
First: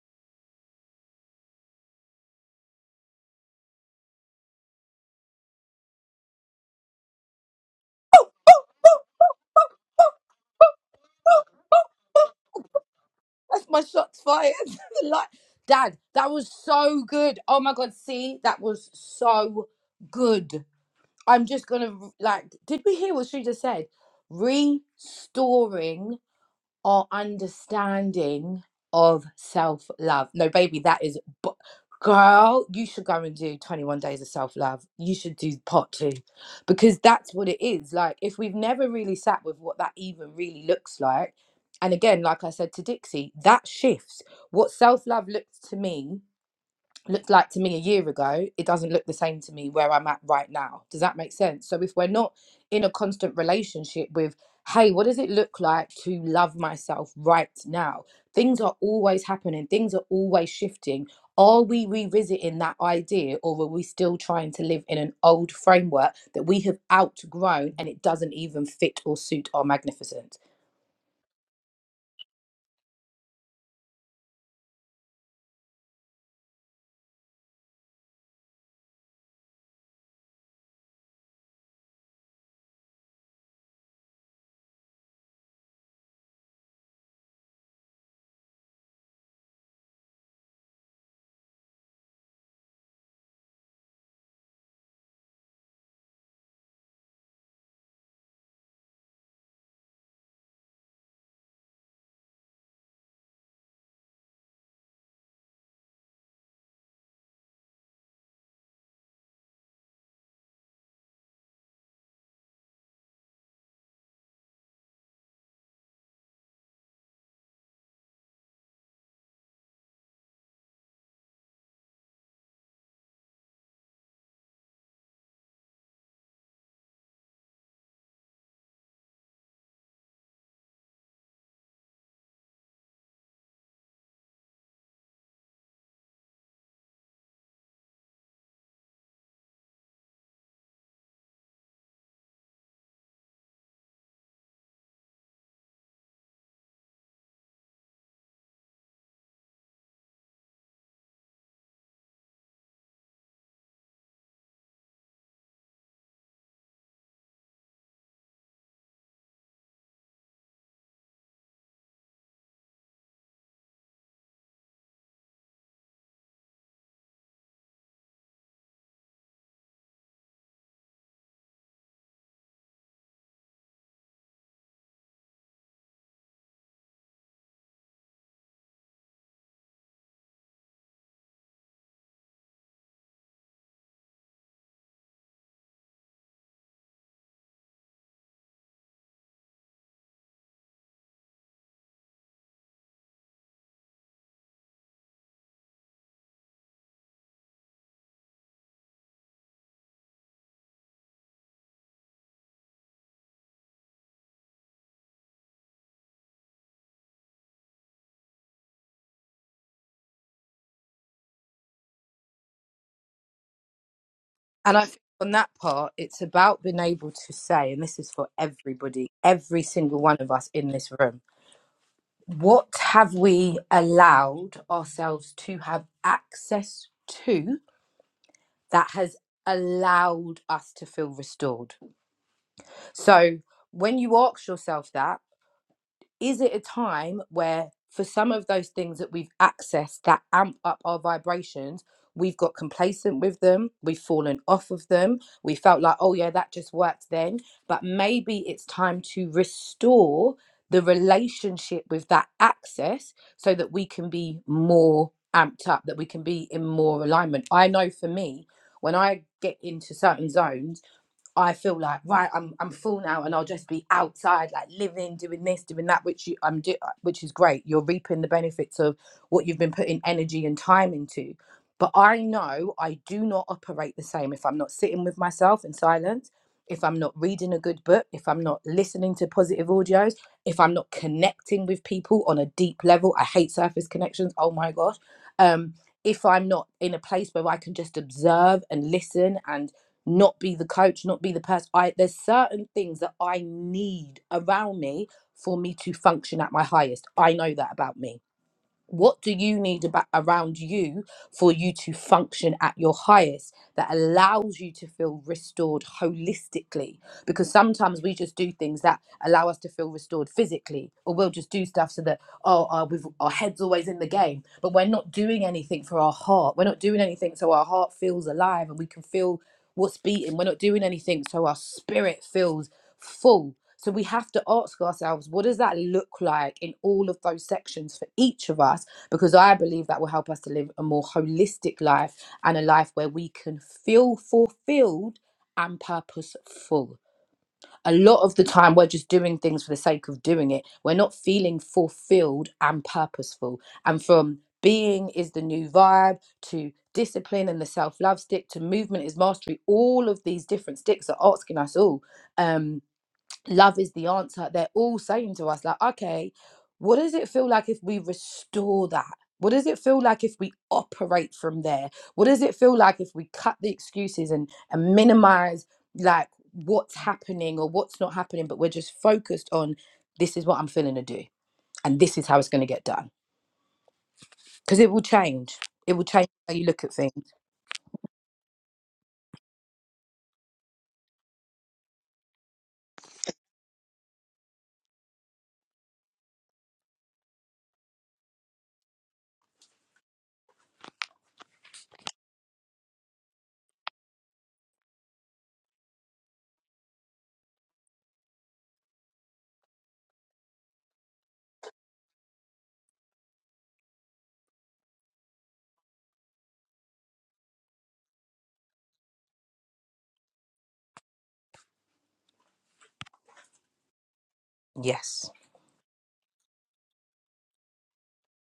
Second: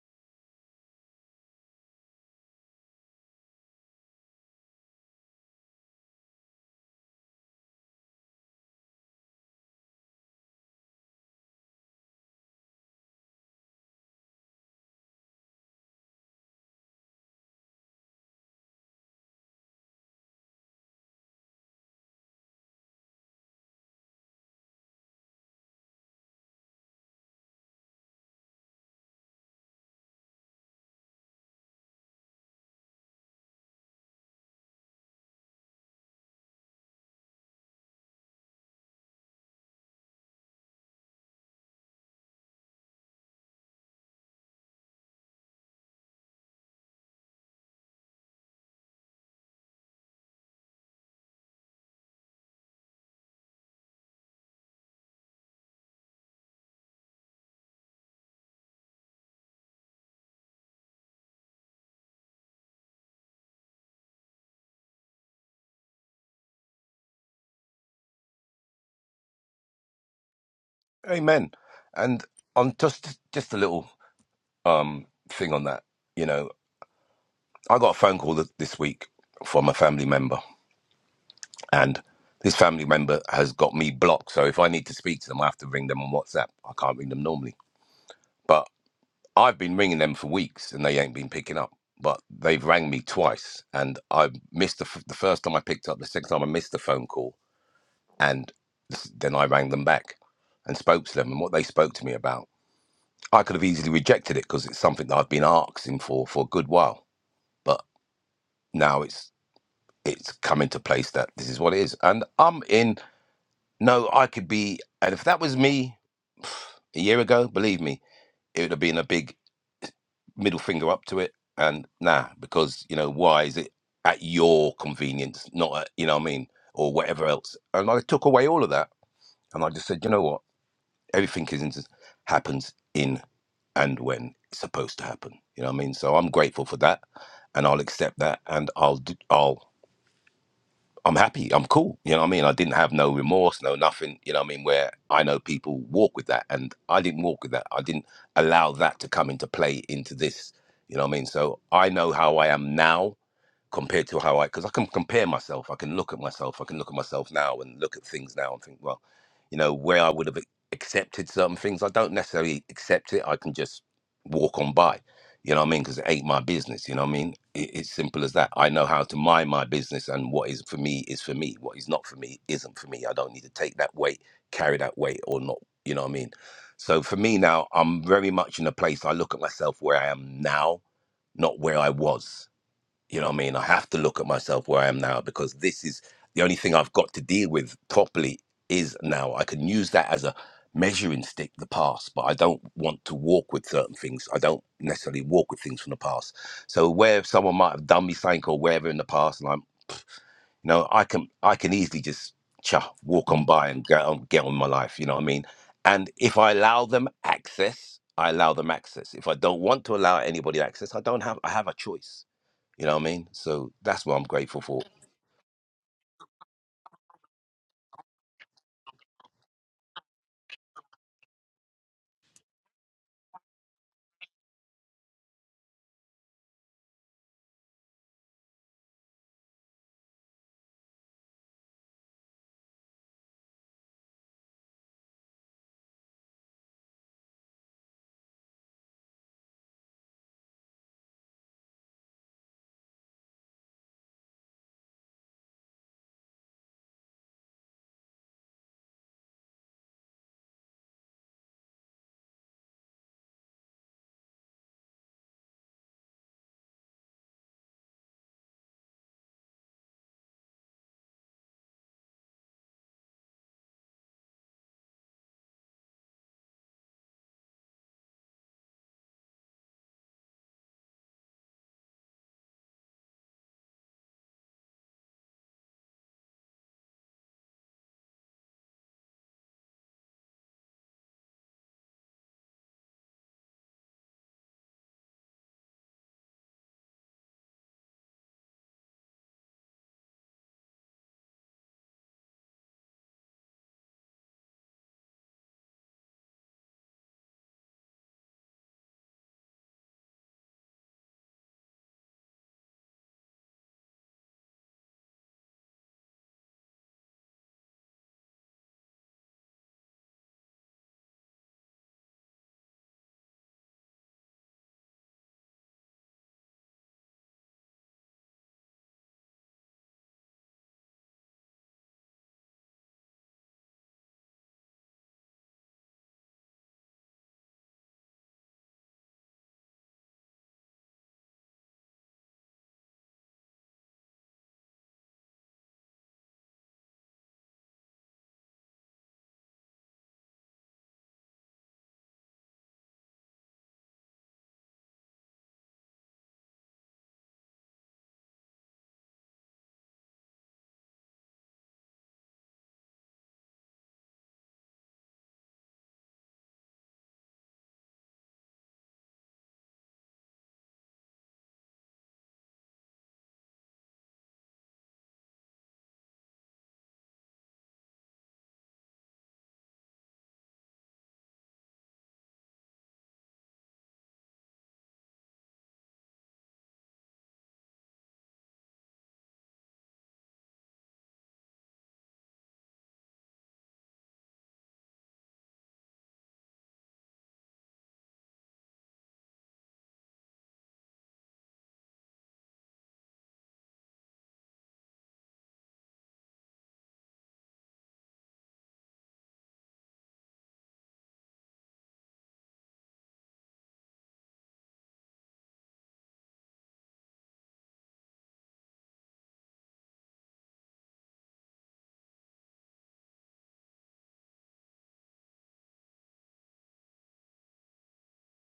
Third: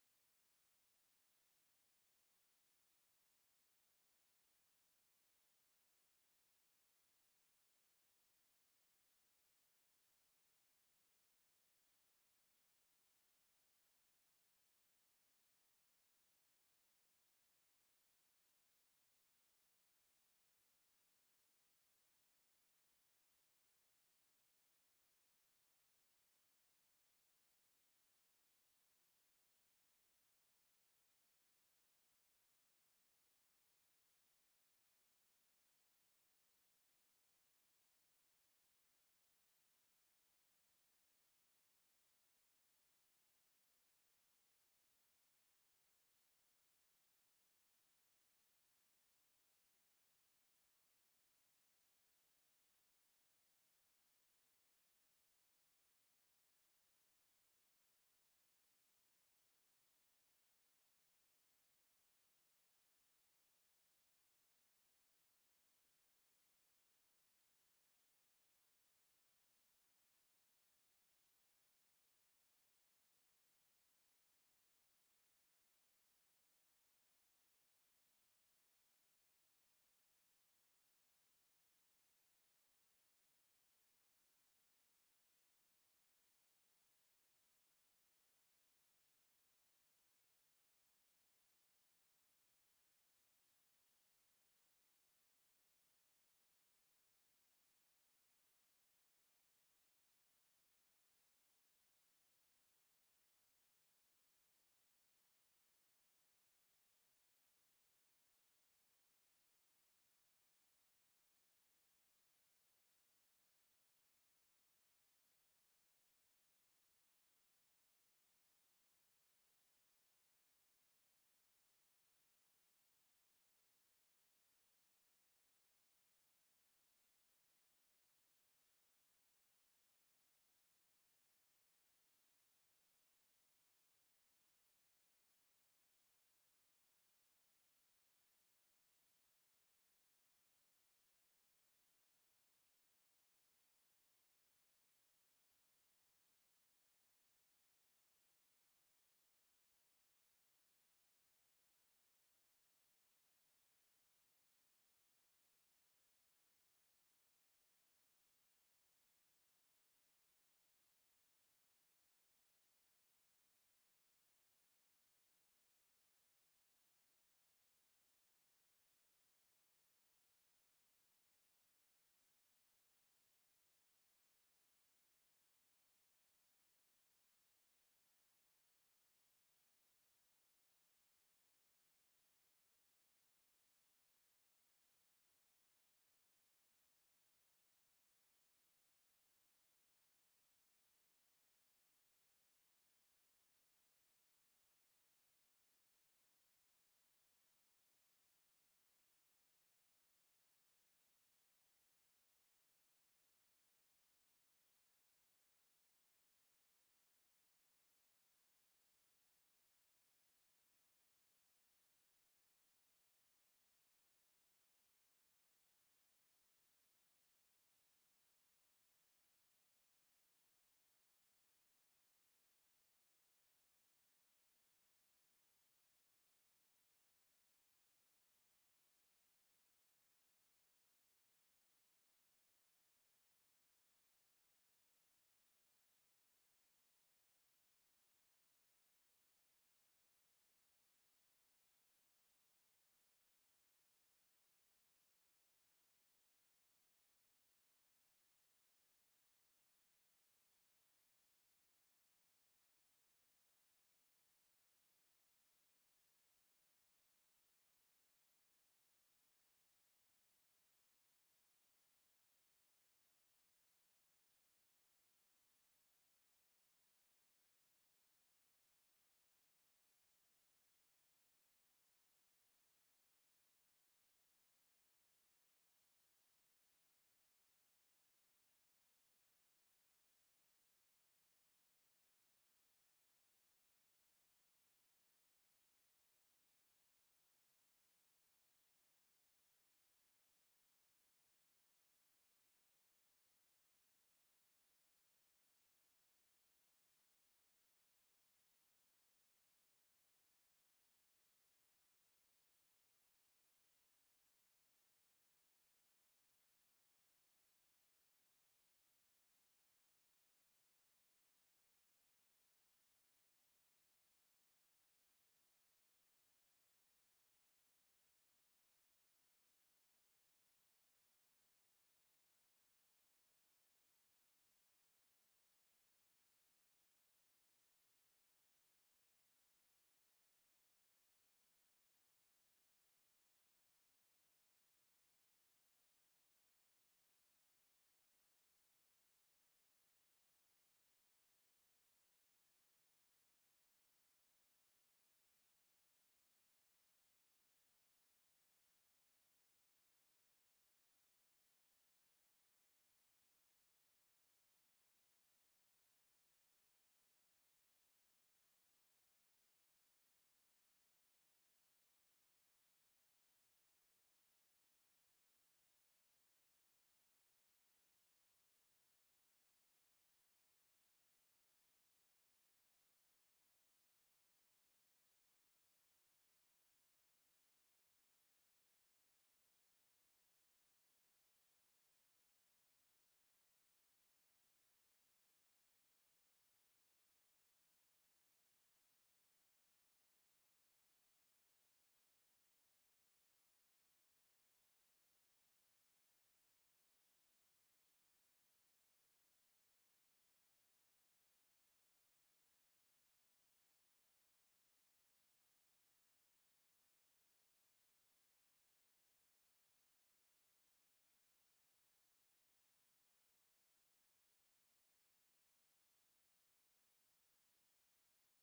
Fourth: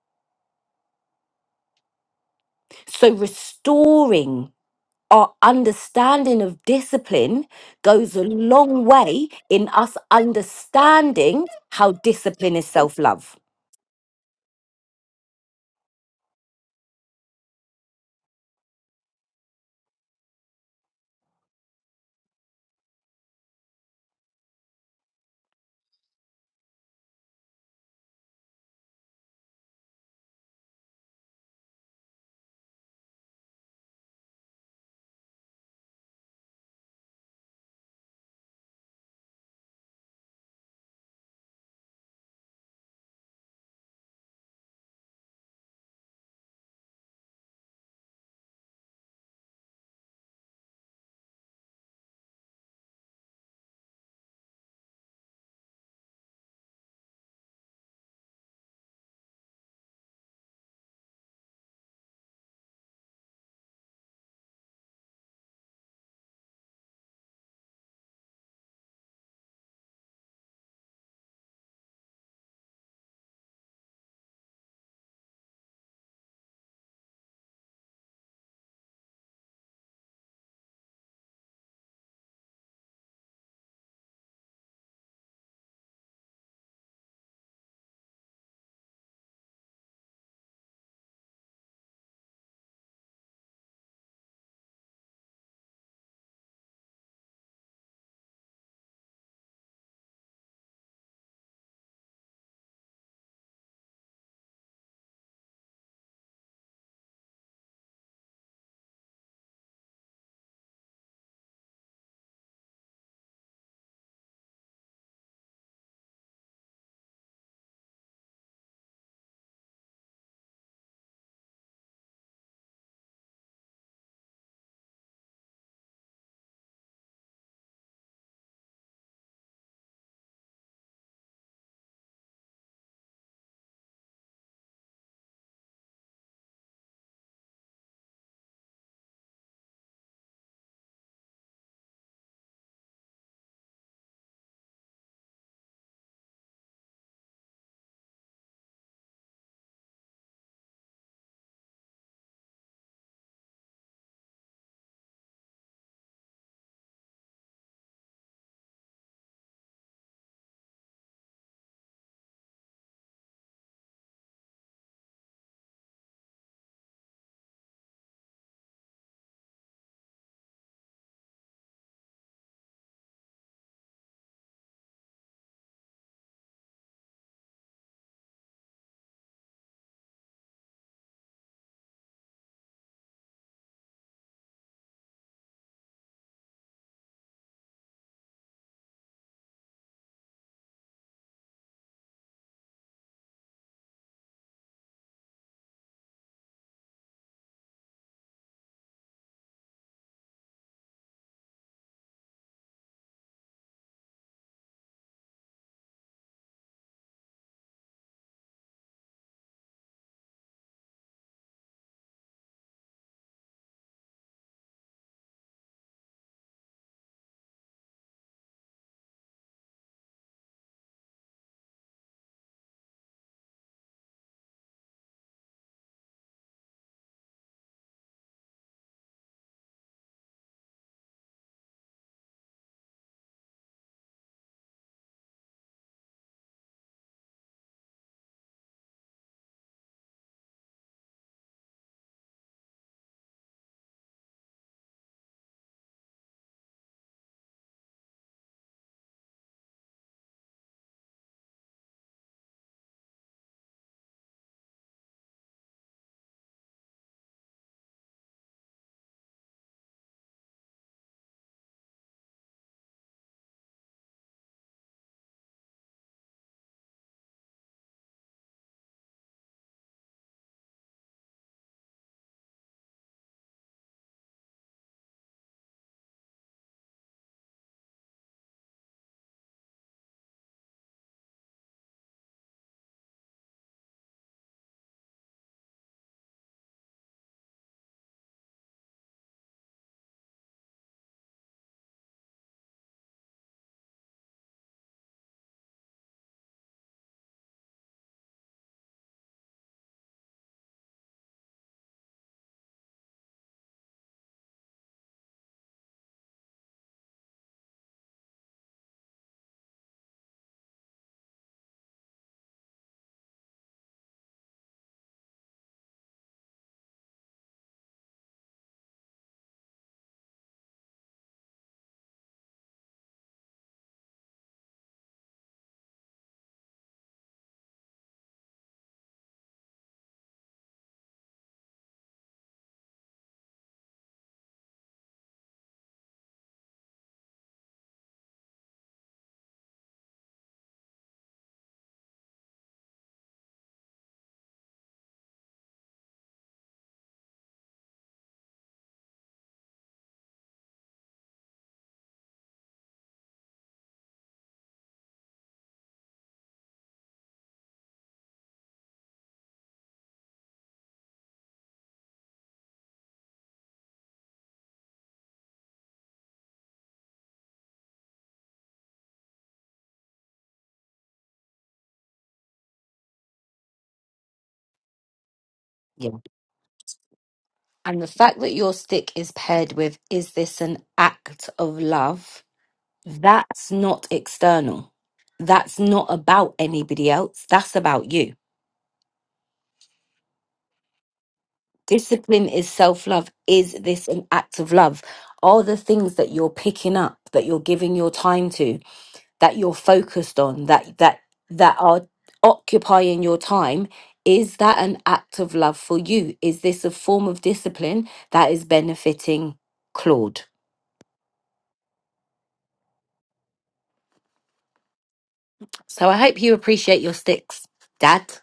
Speaker 1: so restoring our understanding of discipline goes a long way in us understanding how discipline is self-love
Speaker 2: That's my shots fired. [laughs] like, Dad, that was so good. Oh my God, see, that was so good. I'm just going to, like, did we hear what she just said? Restoring our understanding of self love. No, baby, that is, bu- girl, you should go and do 21 days of self love. You should do part two because that's what it is. Like, if we've never really sat with what that even really looks like, and again, like I said to Dixie, that shifts. What self love looks to me looked like to me a year ago, it doesn't look the same to me where I'm at right now. Does that make sense? So if we're not in a constant relationship with, hey, what does it look like to love myself right now? Things are always happening, things are always shifting. Are we revisiting that idea or are we still trying to live in an old framework that we have outgrown and it doesn't even fit or suit our magnificence?
Speaker 3: Amen. And on just just a little um thing on that, you know, I got a phone call th- this week from a family member and this family member has got me blocked. So if I need to speak to them, I have to ring them on WhatsApp. I can't ring them normally. But I've been ringing them for weeks and they ain't been picking up. But they've rang me twice and I missed the, f- the first time I picked up, the second time I missed the phone call. And s- then I rang them back and spoke to them and what they spoke to me about. I could have easily rejected it because it's something that I've been asking for for a good while. But now it's it's come into place that this is what it is. And I'm in. No, I could be, and if that was me [sighs] a year ago, believe me, it would have been a big middle finger up to it. And nah, because you know why is it at your convenience, not at, you know what I mean, or whatever else. And I took away all of that, and I just said, you know what, everything is in, happens in and when it's supposed to happen. You know what I mean? So I'm grateful for that, and I'll accept that, and I'll do, I'll I'm happy. I'm cool. You know what I mean? I didn't have no remorse, no nothing. You know what I mean? Where I know people walk with that, and I didn't walk with that. I didn't allow that to come into play into this. You know what I mean? So I know how I am now compared to how I because I can compare myself. I can look at myself. I can look at myself now and look at things now and think, well, you know, where I would have accepted certain things, I don't necessarily accept it. I can just walk on by. You know what I mean? Because it ain't my business. You know what I mean? It, it's simple as that. I know how to mind my business, and what is for me is for me. What is not for me isn't for me. I don't need to take that weight, carry that weight, or not. You know what I mean? So for me now, I'm very much in a place. I look at myself where I am now, not where I was you know what I mean? I have to look at myself where I am now because this is the only thing I've got to deal with properly is now. I can use that as a measuring stick, the past, but I don't want to walk with certain things. I don't necessarily walk with things from the past. So where someone might have done me something or wherever in the past, and I'm, you know, I can I can easily just cha walk on by and get on, get on with my life. You know what I mean? And if I allow them access, I allow them access. If I don't want to allow anybody access, I don't have I have a choice. You know what I mean? So that's what I'm grateful
Speaker 2: And I
Speaker 3: for.
Speaker 2: think on that part, it's about being able to say, and this is for everybody, every single one of us in this room, what have we allowed ourselves to have access to that has allowed us to feel restored? So when you ask yourself that, is it a time where for some of those things that we've accessed that amp up our vibrations we've got complacent with them we've fallen off of them we felt like oh yeah that just worked then but maybe it's time to restore the relationship with that access so that we can be more amped up that we can be in more alignment i know for me when i get into certain zones I feel like right, I'm I'm full now, and I'll just be outside, like living, doing this, doing that, which you I'm do, uh, which is great. You're reaping the benefits of what you've been putting energy and time into. But I know I do not operate the same if I'm not sitting with myself in silence, if I'm not reading a good book, if I'm not listening to positive audios, if I'm not connecting with people on a deep level. I hate surface connections. Oh my gosh. Um, if I'm not in a place where I can just observe and listen and not be the coach, not be the person. I there's certain things that I need around me for me to function at my highest. I know that about me what do you need about around you for you to function at your highest that allows you to feel restored holistically because sometimes we just do things that allow us to feel restored physically or we'll just do stuff so that oh uh, we've, our head's always in the game but we're not doing anything for our heart we're not doing anything so our heart feels alive and we can feel what's beating we're not doing anything so our spirit feels full so we have to ask ourselves, what does that look like in all of those sections for each of us? Because I believe that will help us to live a more holistic life and a life where we can feel fulfilled and purposeful. A lot of the time, we're just doing things for the sake of doing it. We're not feeling fulfilled and purposeful. And from being is the new vibe to discipline and the self love stick to movement is mastery, all of these different sticks are asking us all. um love is the answer they're all saying to us like okay what does it feel like if we restore that what does it feel like if we operate from there what does it feel like if we cut the excuses and and minimize like what's happening or what's not happening but we're just focused on this is what i'm feeling to do and this is how it's going to get done because it will change it will change how you look at things
Speaker 1: And the fact that your stick is paired with, is this an act of love? That's not external. That's not about anybody else. That's about you. Discipline is self love. Is this an act of love? Are the things that you're picking up, that you're giving your time to, that you're focused on, that that that are occupying your time, is that an act of love for you? Is this a form of discipline that is benefiting Claude?
Speaker 2: yes
Speaker 1: So I hope you appreciate your sticks, Dad.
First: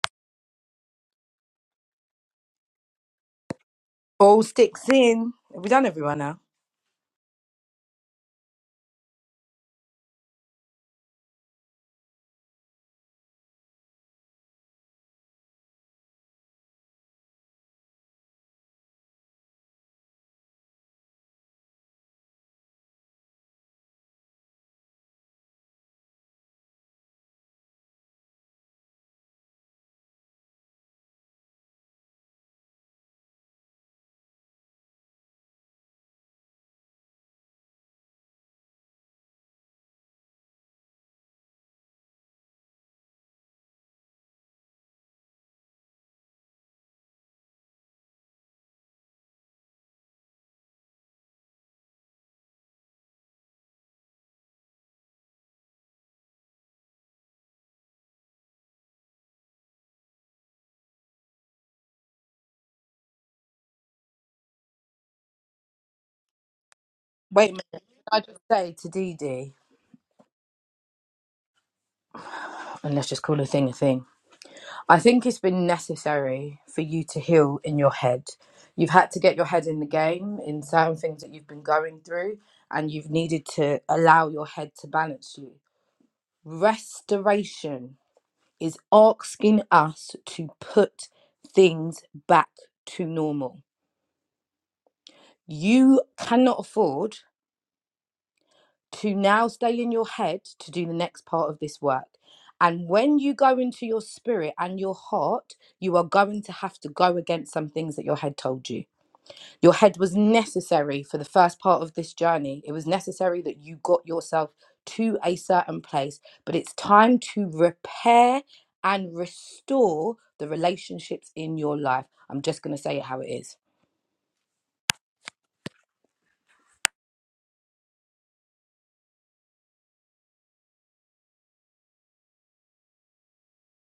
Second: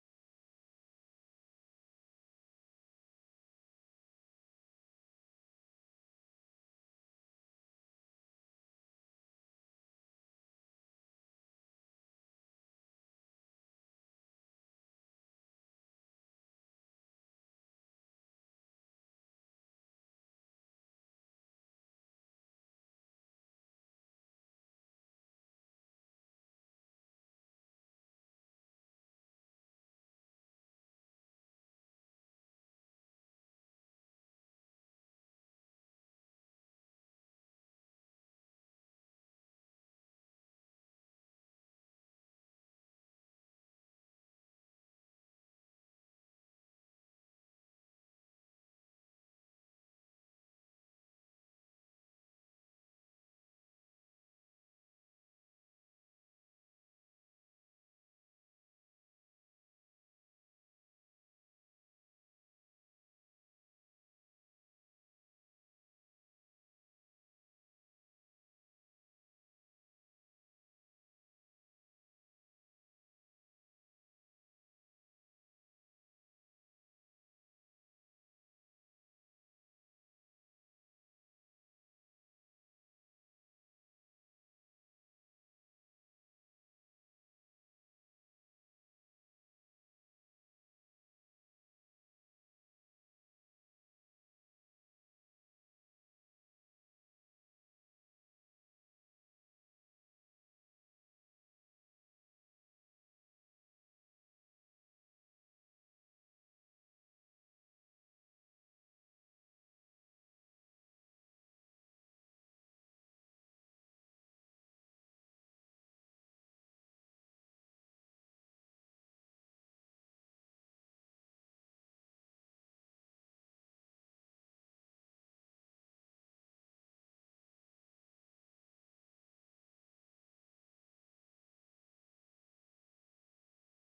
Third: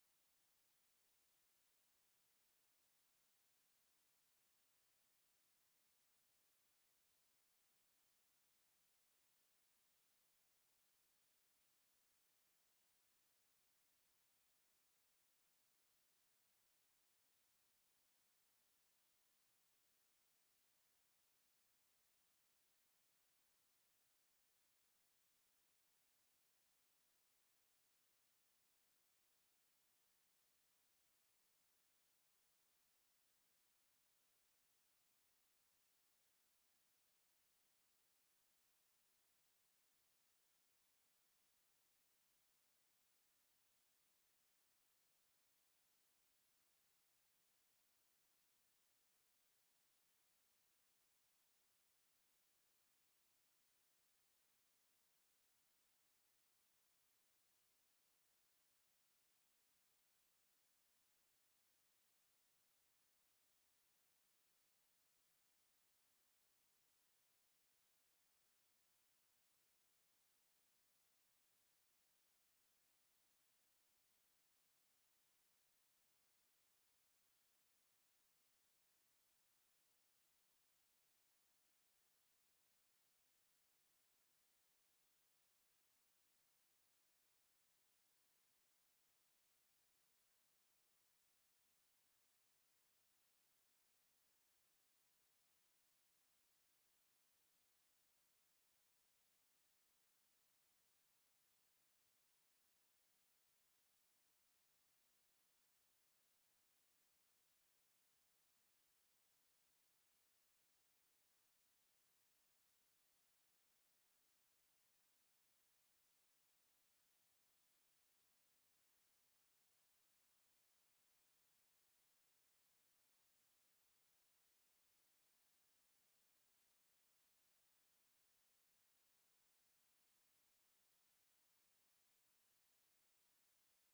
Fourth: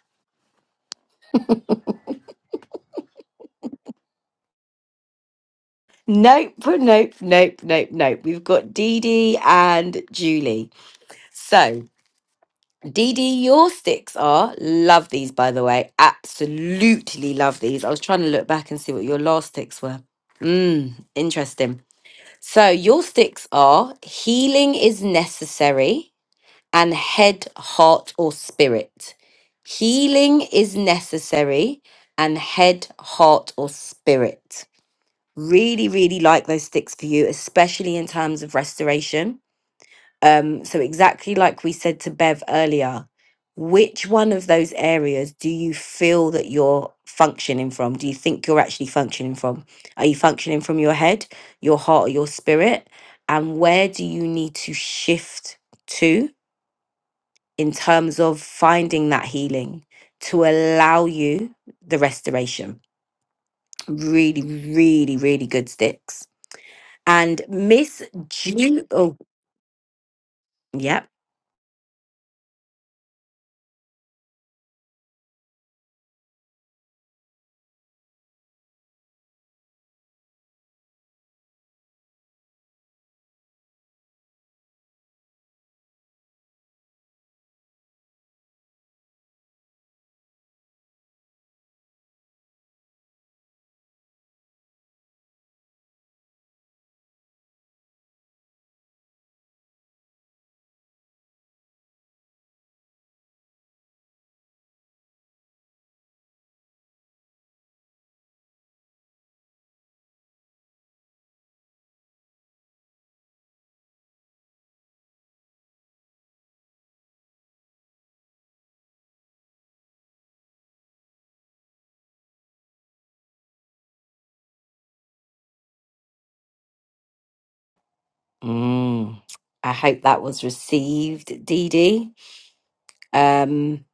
Speaker 2: all sticks in have we done everyone now
Speaker 1: Nope, nope, nope, nope, nope. We've got Dee Dee and Julie. So, Dee Dee, your sticks are love these, by the way. Absolutely love these. I was trying to look back and see what your last sticks were. Mmm, interesting. So, your sticks are healing is necessary and head, heart, or spirit. Healing is necessary and head, heart, or spirit. really really like those sticks for you especially in terms of restoration um so exactly like we said to bev earlier which one of those areas do you feel that you're functioning from do you think you're actually functioning from are you functioning from your head your heart or your spirit and where do you need to shift to in terms of finding that healing to allow you the restoration really really really good sticks And
Speaker 2: wait a minute
Speaker 1: Miss
Speaker 2: i just say
Speaker 1: Ju,
Speaker 2: to
Speaker 1: oh,
Speaker 2: dd
Speaker 1: yep.
Speaker 2: and let's just call a thing a thing I think it's been necessary for you to heal in your head. You've had to get your head in the game in certain things that you've been going through, and you've needed to allow your head to balance you. Restoration is asking us to put things back to normal. You cannot afford to now stay in your head to do the next part of this work. And when you go into your spirit and your heart, you are going to have to go against some things that your head told you. Your head was necessary for the first part of this journey. It was necessary that you got yourself to a certain place, but it's time to repair and restore the relationships in your life. I'm just going to say it how it is.
Speaker 1: Mm. I hope that was received, Dee Dee. Um,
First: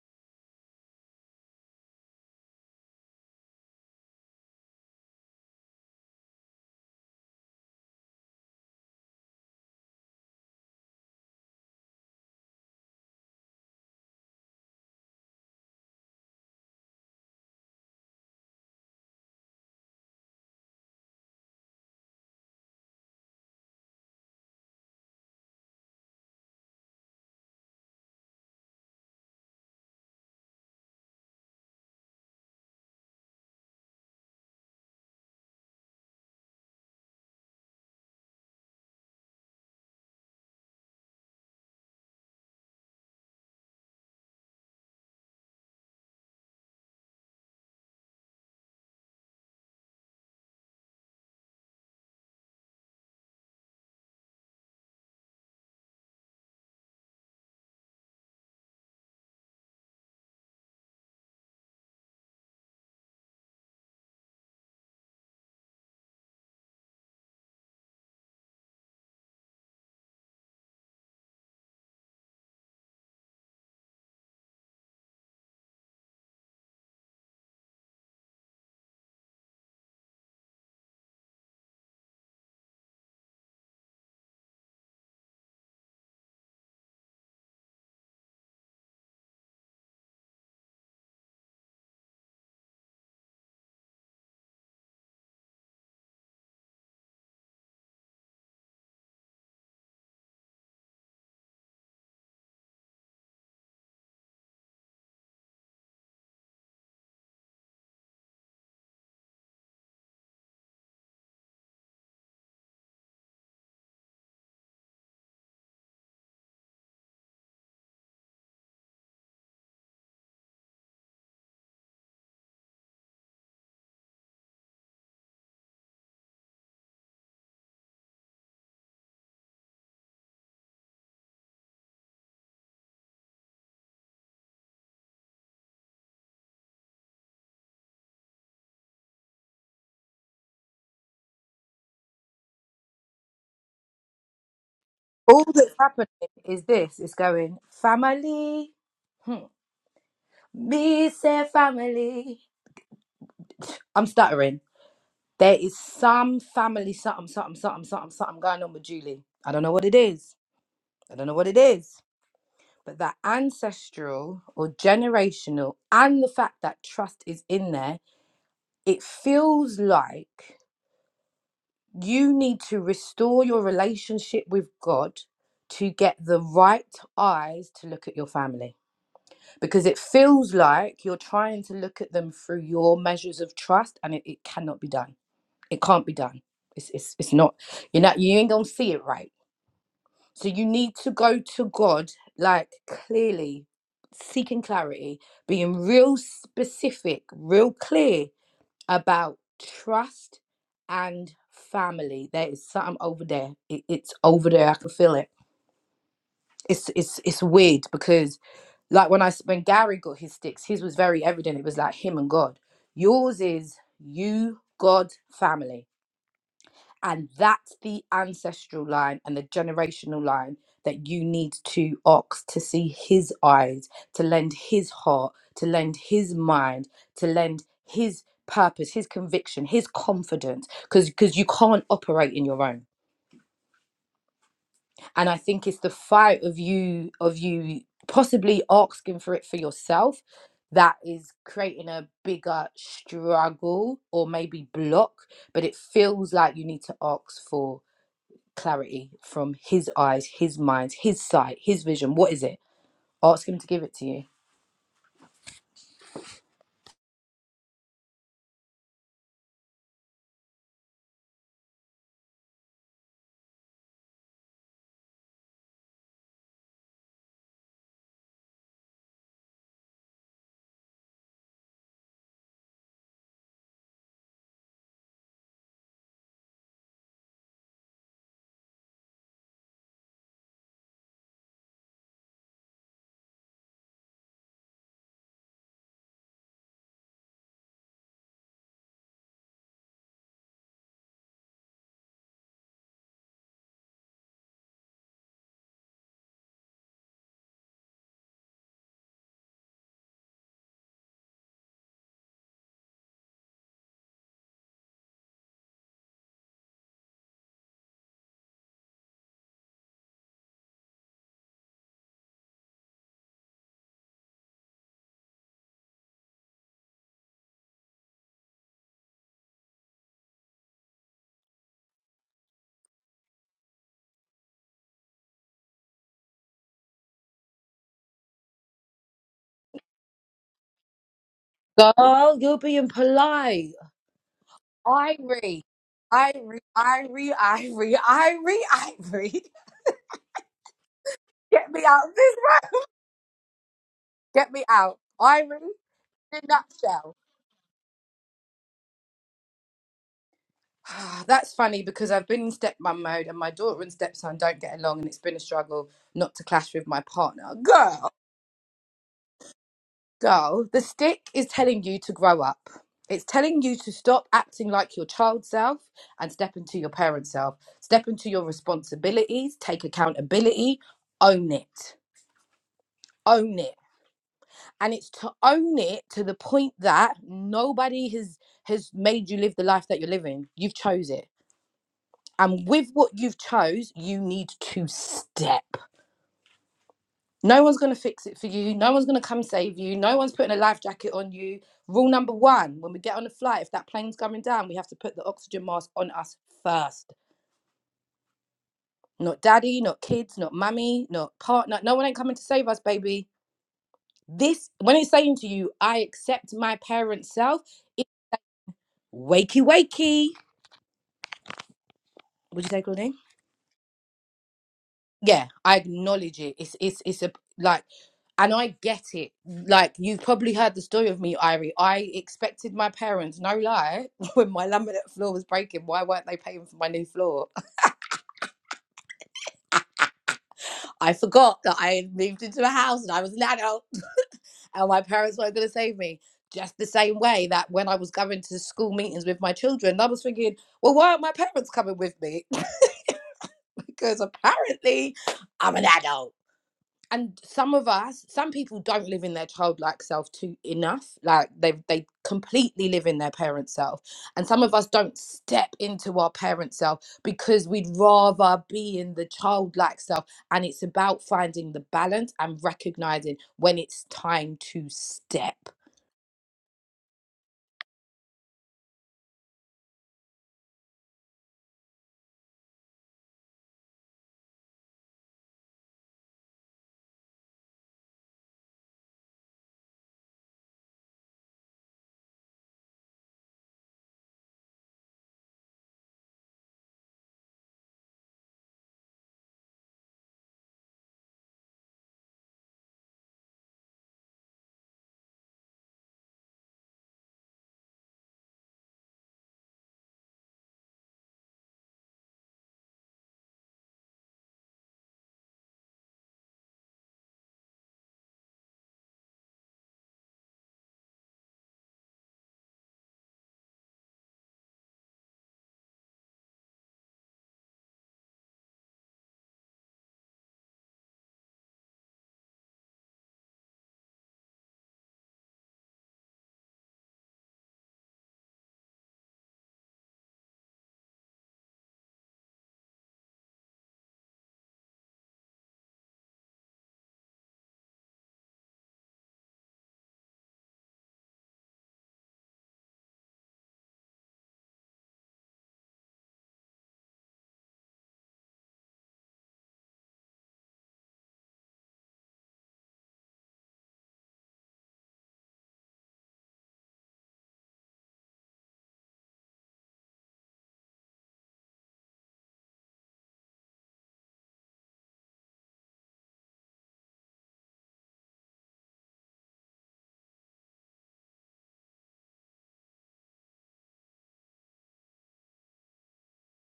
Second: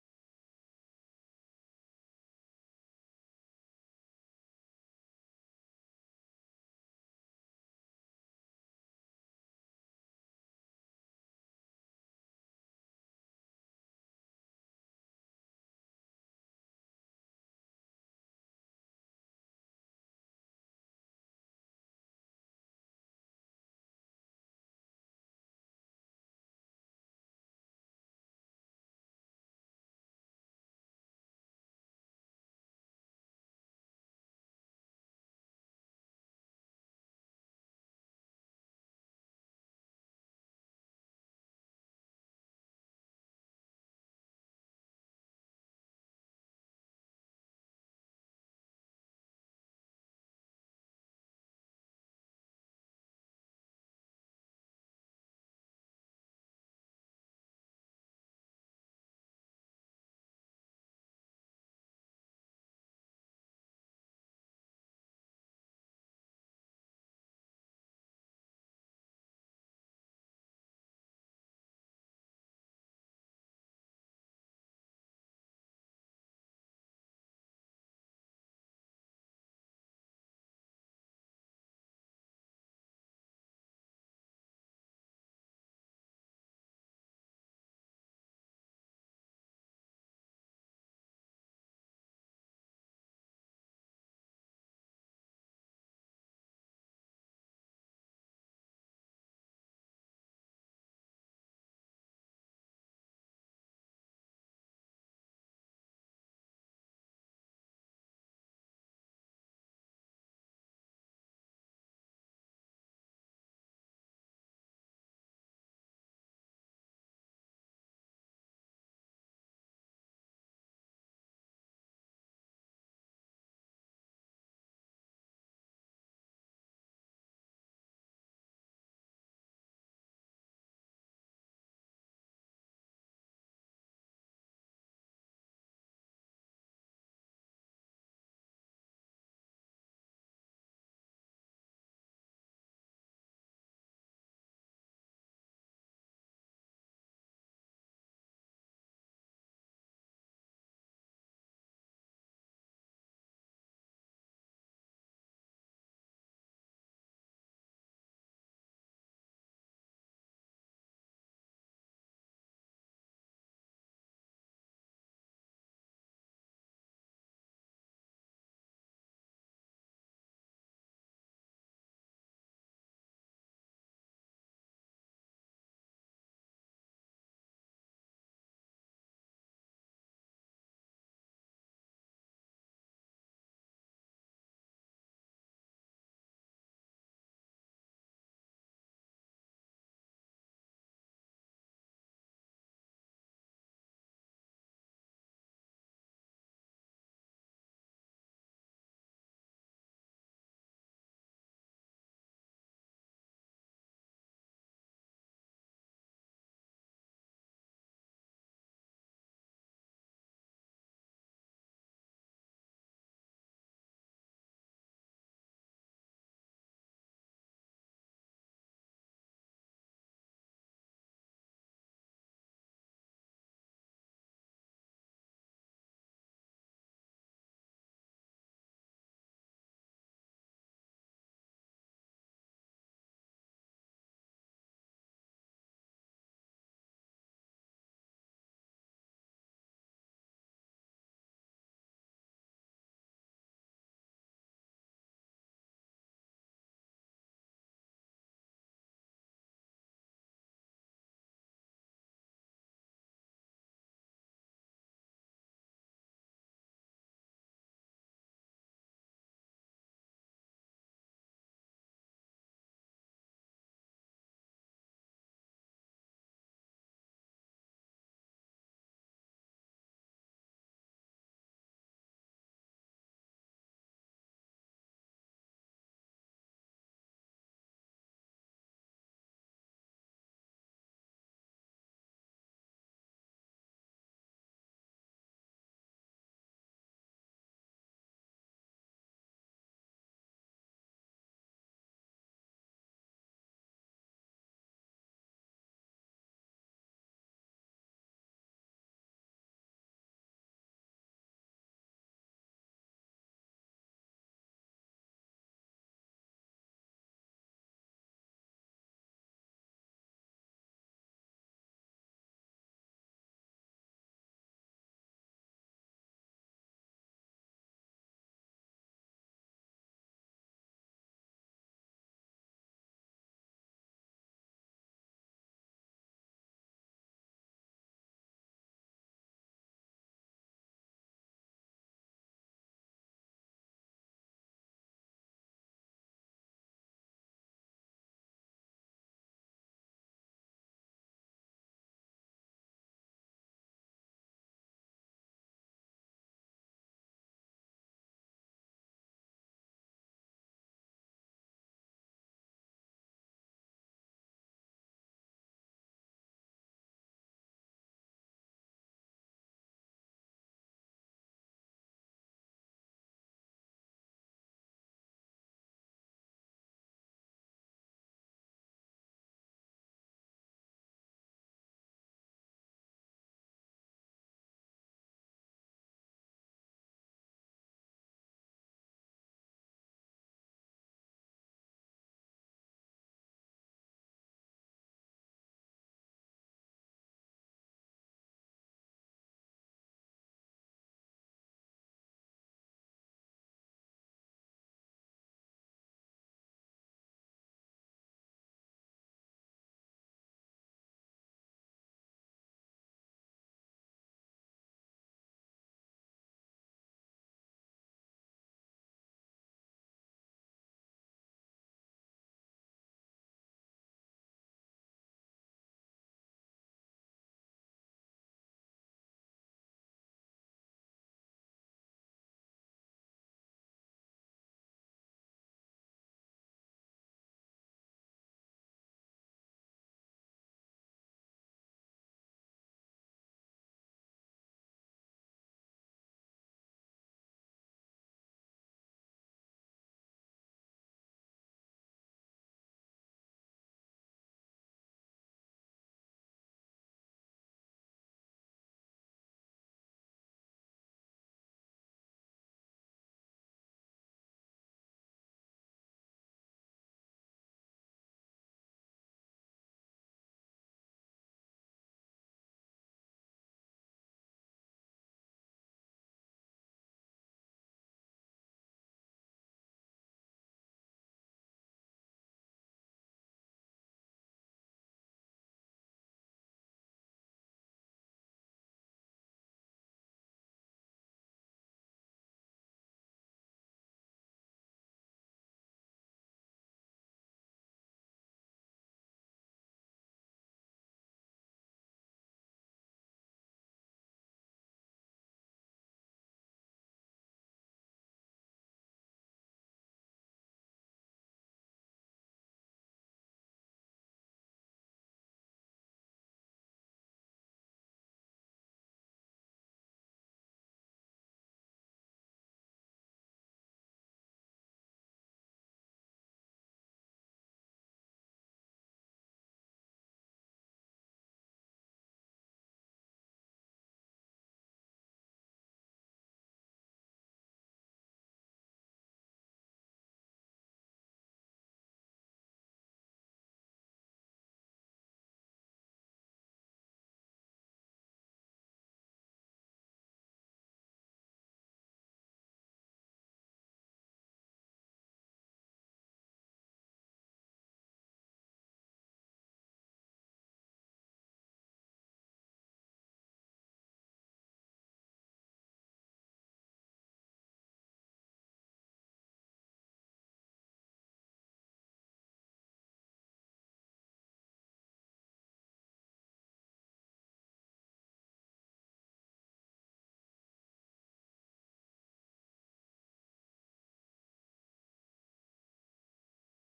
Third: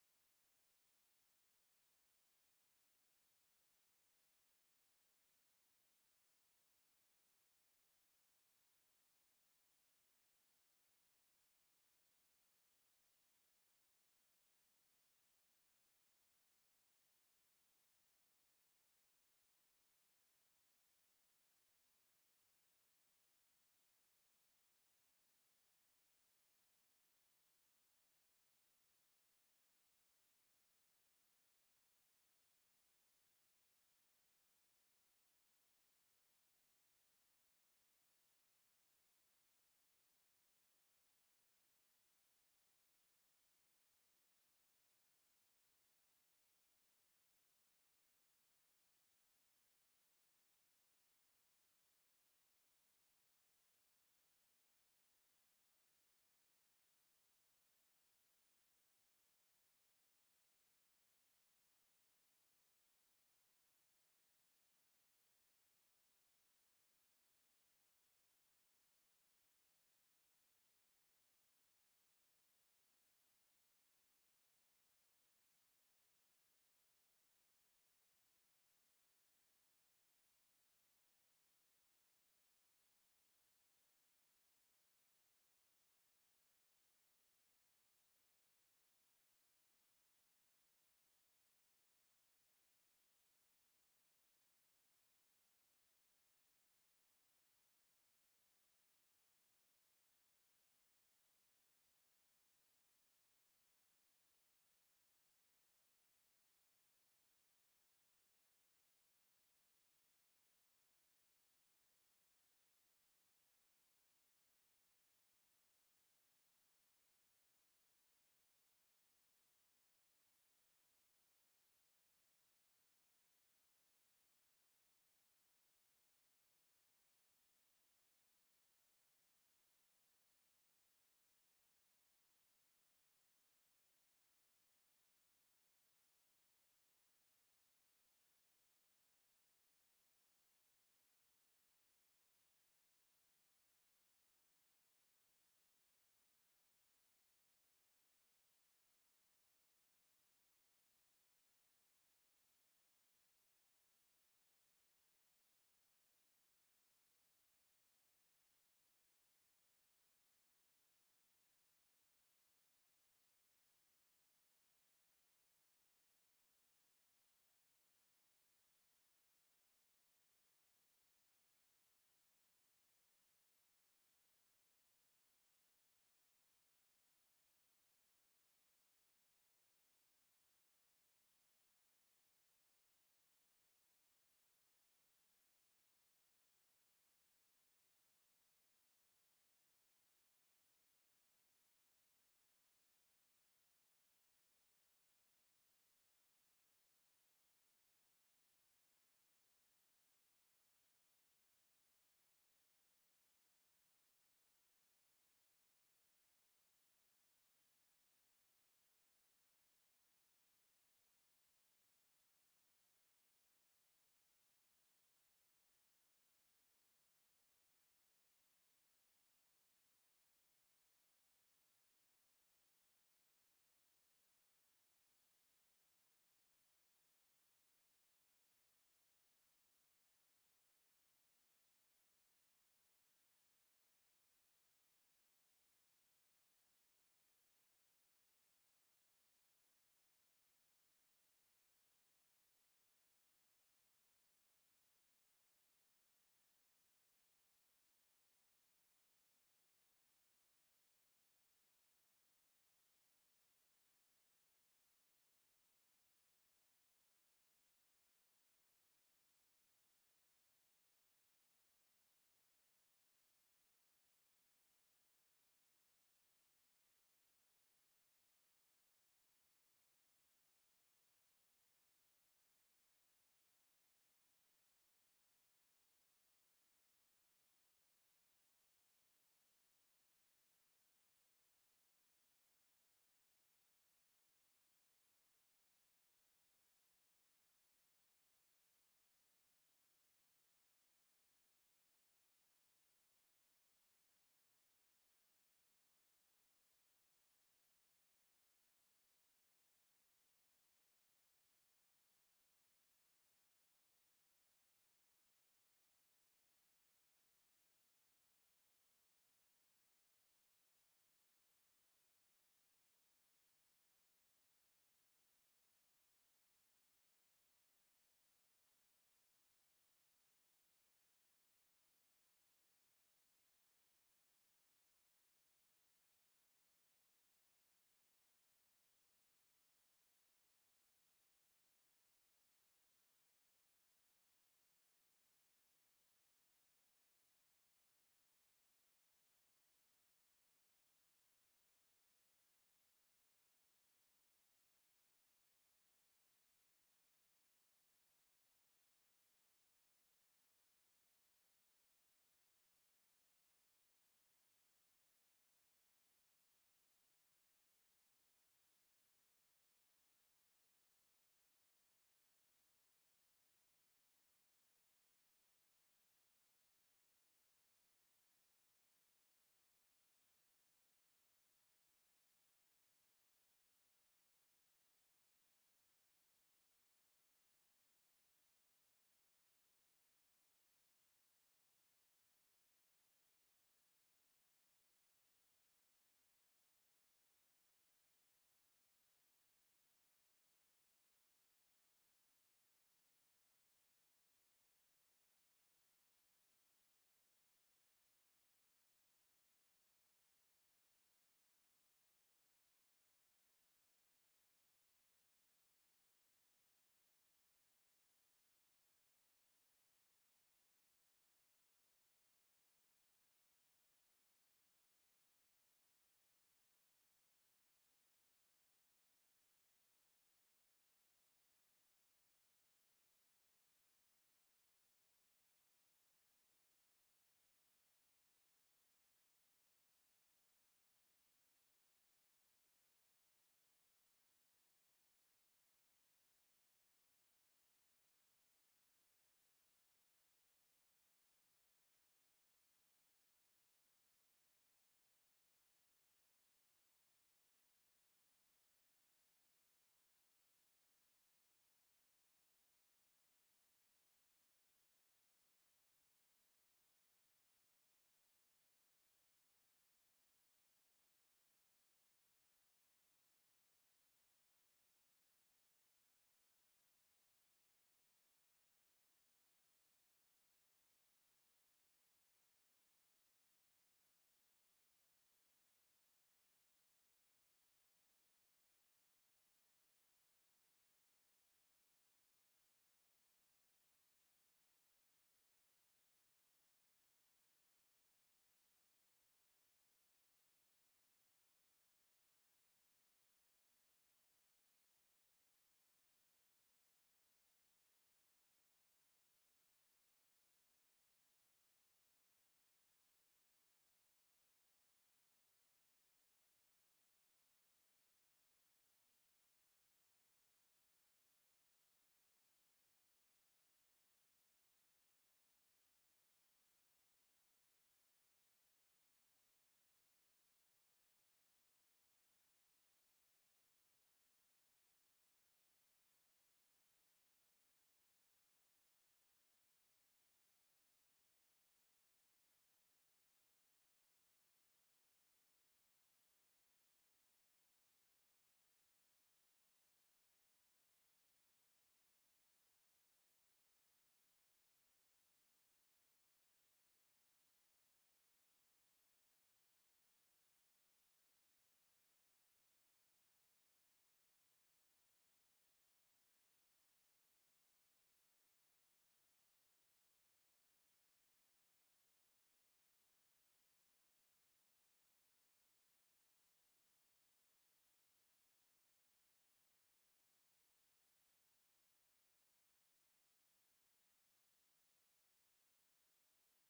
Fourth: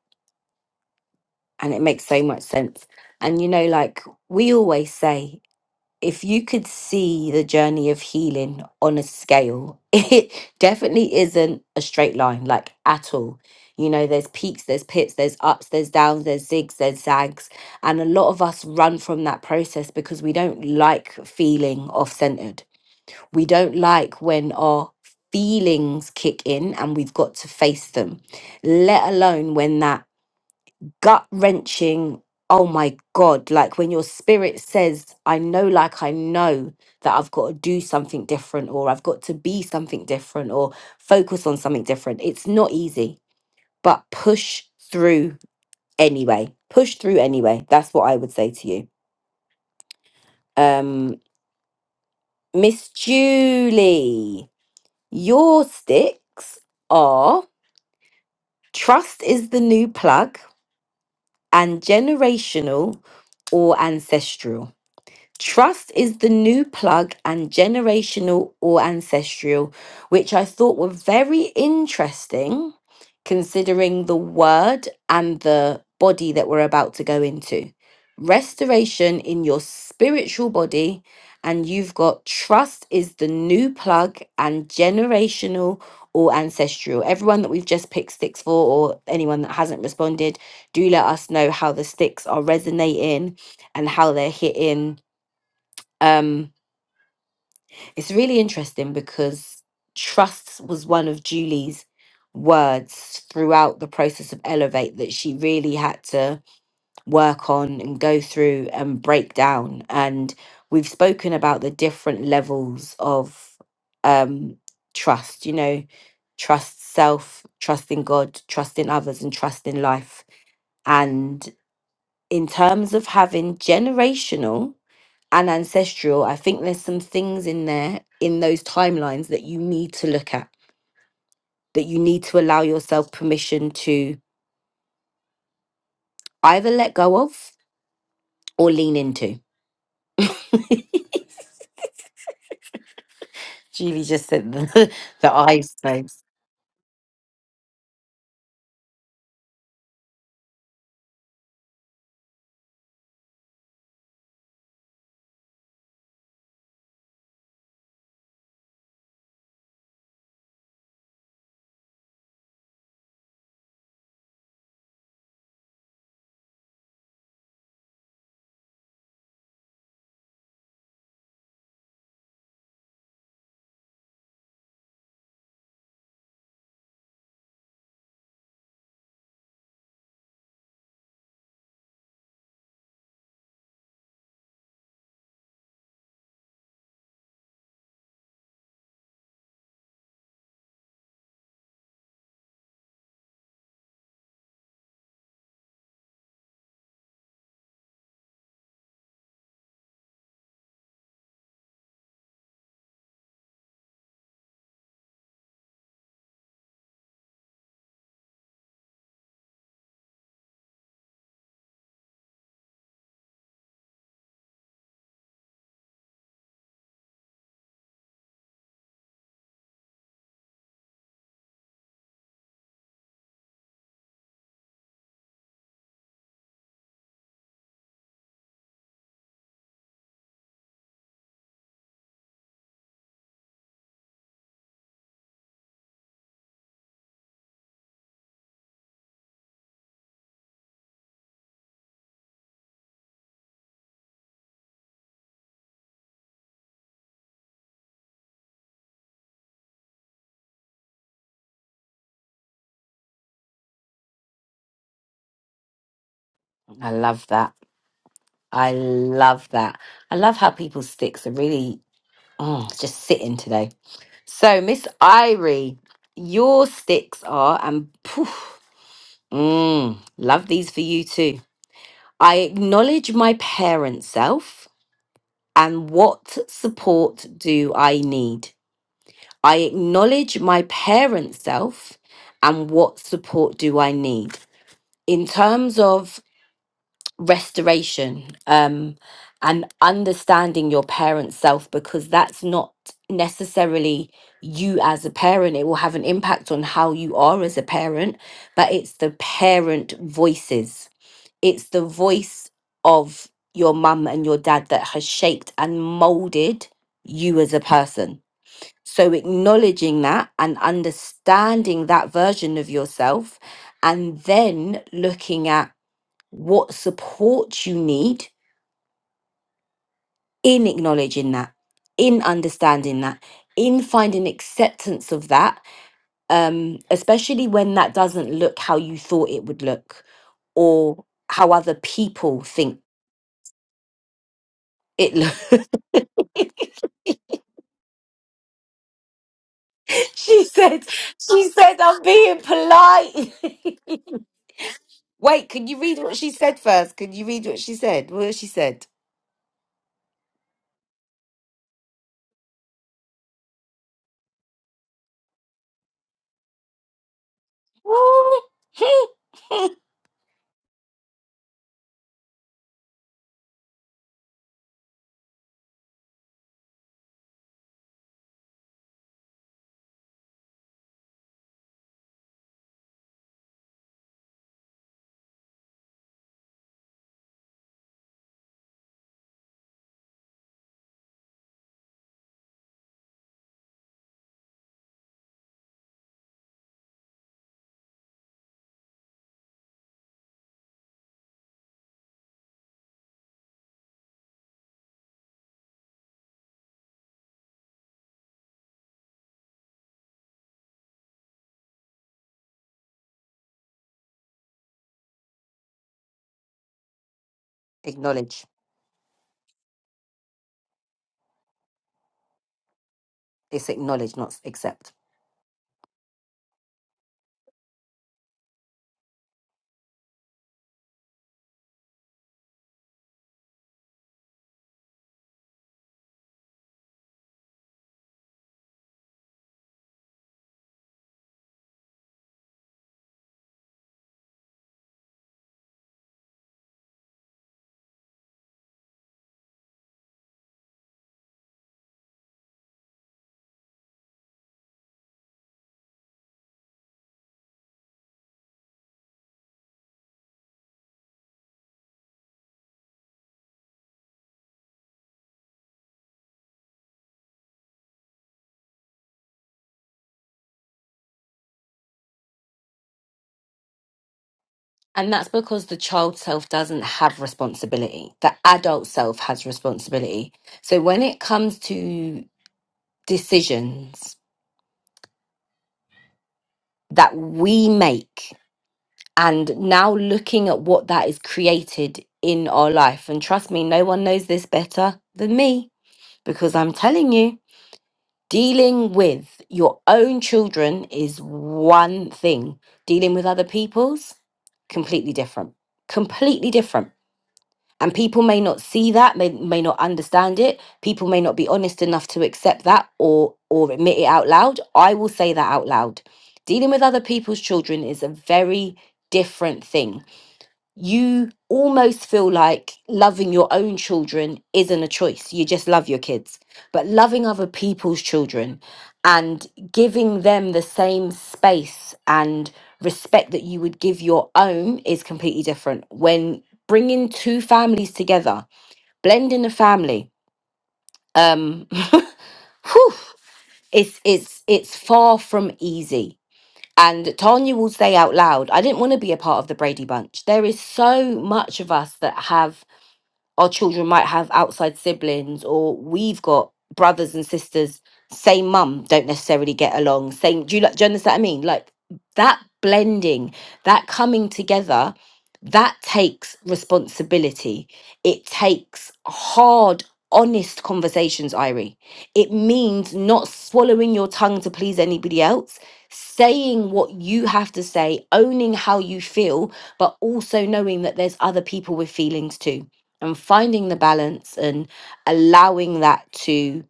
Speaker 1: and it makes so much sense. And you know, like we always say, if you could see the journey of healing on a scale, [laughs] it definitely isn't a straight line, like at all. You know, there's peaks, there's pits, there's ups, there's downs, there's zigs, there's zags. And a lot of us run from that process because we don't like feeling off centered We don't like when our feelings kick in and we've got to face them, let alone when that gut wrenching, oh my God, like when your spirit says, I know, like I know that I've got to do something different or I've got to be something different or focus on something different. It's not easy, but push through anyway. Push through anyway. That's what I would say to you. Um, Miss Julie, your sticks are Trust is the new plug and generational or ancestral. Trust is the new plug and generational or ancestral, which I thought were very interesting considering the word and the body that we're about to go into. Restoration in your spiritual body, and you've got trust is the new plug and generational or ancestral. Everyone that we've just picked sticks for, or anyone that hasn't responded, do let us know how the sticks are resonating and how they're hitting um, it's really interesting because trust was one of Julie's words throughout the process of Elevate that she really had to work on and go through and break down. And we've spoken about the different levels of um, trust, you know, trust self, trust in God, trust in others, and trust in life. And in terms of having generational and ancestral, I think there's some things in there in those timelines that you need to look at, that you need to allow yourself permission to either let go of or lean into. [laughs] Julie just said the, [laughs] the
Speaker 2: All
Speaker 1: eyes
Speaker 2: that's happening
Speaker 1: closed.
Speaker 2: is this it's going family. Hmm. Me say family. I'm stuttering. There is some family something, something, something, something, something going on with Julie. I don't know what it is. I don't know what it is. But that ancestral or generational and the fact that trust is in there, it feels like you need to restore your relationship with God to get the right eyes to look at your family because it feels like you're trying to look at them through your measures of trust and it, it cannot be done it can't be done. It's it's it's not. You're not. You ain't gonna see it right. So you need to go to God like clearly, seeking clarity, being real specific, real clear about trust and family. There is something over there. It, it's over there. I can feel it. It's it's it's weird because, like when I s- when Gary got his sticks, his was very evident. It was like him and God. Yours is you, God, family And that's the ancestral line and the generational line that you need to ox to see his eyes, to lend his heart, to lend his mind, to lend his purpose, his conviction, his confidence, because because you can't operate in your own. And I think it's the fight of you of you possibly asking for it for yourself that is creating a bigger struggle or maybe block, but it feels like you need to ask for clarity from his eyes, his mind, his sight, his vision. What is it? Ask him to give it to you.
Speaker 1: I love that. I love that. I love how people's sticks are really oh, just sitting today. So, Miss Irie, your sticks are, and poof, mm, love these for you too. I acknowledge my parent self and what support do I need? I acknowledge my parent self and what support do I need? In terms of restoration um, and understanding your parent self, because that's not necessarily you as a parent, it will have an impact on how you are as a parent, but it's the parent voices it's the voice of your mum and your dad that has shaped and molded you as a person. So acknowledging that and understanding that version of yourself, and then looking at what support you need in acknowledging that, in understanding that, in finding acceptance of that, um, especially when that doesn't look how you thought it would look or how other
Speaker 2: Girl,
Speaker 1: people
Speaker 2: you're
Speaker 1: think
Speaker 2: being polite.
Speaker 1: it looks. [laughs]
Speaker 2: Irie. Irie, Irie, Irie, Irie, Irie.
Speaker 1: [laughs] She said, she
Speaker 2: Get
Speaker 1: said,
Speaker 2: me
Speaker 1: I'm
Speaker 2: out of this
Speaker 1: being
Speaker 2: room.
Speaker 1: polite.
Speaker 2: Get me out.
Speaker 1: [laughs]
Speaker 2: Irie,
Speaker 1: Wait, can you read what she
Speaker 2: in a
Speaker 1: said first? Can
Speaker 2: nutshell.
Speaker 1: you read what she said? What she said?
Speaker 2: [sighs] That's funny because I've been in stepmom mode and my daughter and stepson don't get along and it's been a struggle not to clash with my partner. Girl.
Speaker 1: [laughs]
Speaker 2: Girl, the stick is telling you to grow up. It's telling you to stop acting like your child self and step into your parent self. Step into your responsibilities, take accountability, own it. Own it. And it's to own it to the point that nobody has has made you live the life that you're living. You've chose it. And with what you've chose, you need to step. No one's going to fix it for you. No one's going to come save you. No one's putting a life jacket on you. Rule number one when we get on a flight, if that plane's coming down, we have to put the oxygen mask on us first. Not daddy, not kids, not mummy, not partner. No one ain't coming to save us, baby. This, when it's saying to you, I accept my parent self, it,
Speaker 1: acknowledge.
Speaker 2: wakey, wakey. Would you say, Claudine?
Speaker 1: It's acknowledge, not accept.
Speaker 2: Yeah, I acknowledge it. It's, it's, it's a, like, and I get it. Like you've probably heard the story of me, Irie. I expected my parents, no lie, [laughs] when my laminate floor was breaking, why weren't they paying for my new floor? [laughs] I forgot that I had moved into a house and I was an adult, [laughs] and my parents weren't going to save me. Just the same way that when I was going to school meetings with my children, I was thinking, well, why aren't my parents coming with me? [laughs] because apparently I'm an adult. and some of us some people don't live in their childlike self too enough like they they completely live in their parent self and some of us don't step into our parent self because we'd rather be in the childlike self and it's about finding the balance and recognizing when it's time to
Speaker 1: And that's
Speaker 2: step
Speaker 1: because the child self doesn't have responsibility. The adult self has responsibility. So when it comes to decisions that we make and now looking at what that is created in our life, and trust me, no one knows this better than me because I'm telling you, dealing with your own children is one thing, dealing with other people's, completely different. Completely different And people may not see that, may, may not understand it. People may not be honest enough to accept that or or admit it out loud. I will say that out loud. Dealing with other people's children is a very different thing you almost feel like loving your own children isn't a choice. You just love your kids. But loving other people's children and giving them the same space and respect that you would give your own is completely different. When bringing two families together, blending a family, um, [laughs] whew, it's it's it's far from easy and Tanya will say out loud, I didn't want to be a part of the Brady Bunch. There is so much of us that have our children might have outside siblings or we've got brothers and sisters same mum don't necessarily get along same do you like do you understand what i mean like that blending that coming together that takes responsibility it takes hard honest conversations irie it means not swallowing your tongue to please anybody else saying what you have to say owning how you feel but also knowing that there's other people with feelings too and finding the balance and allowing that to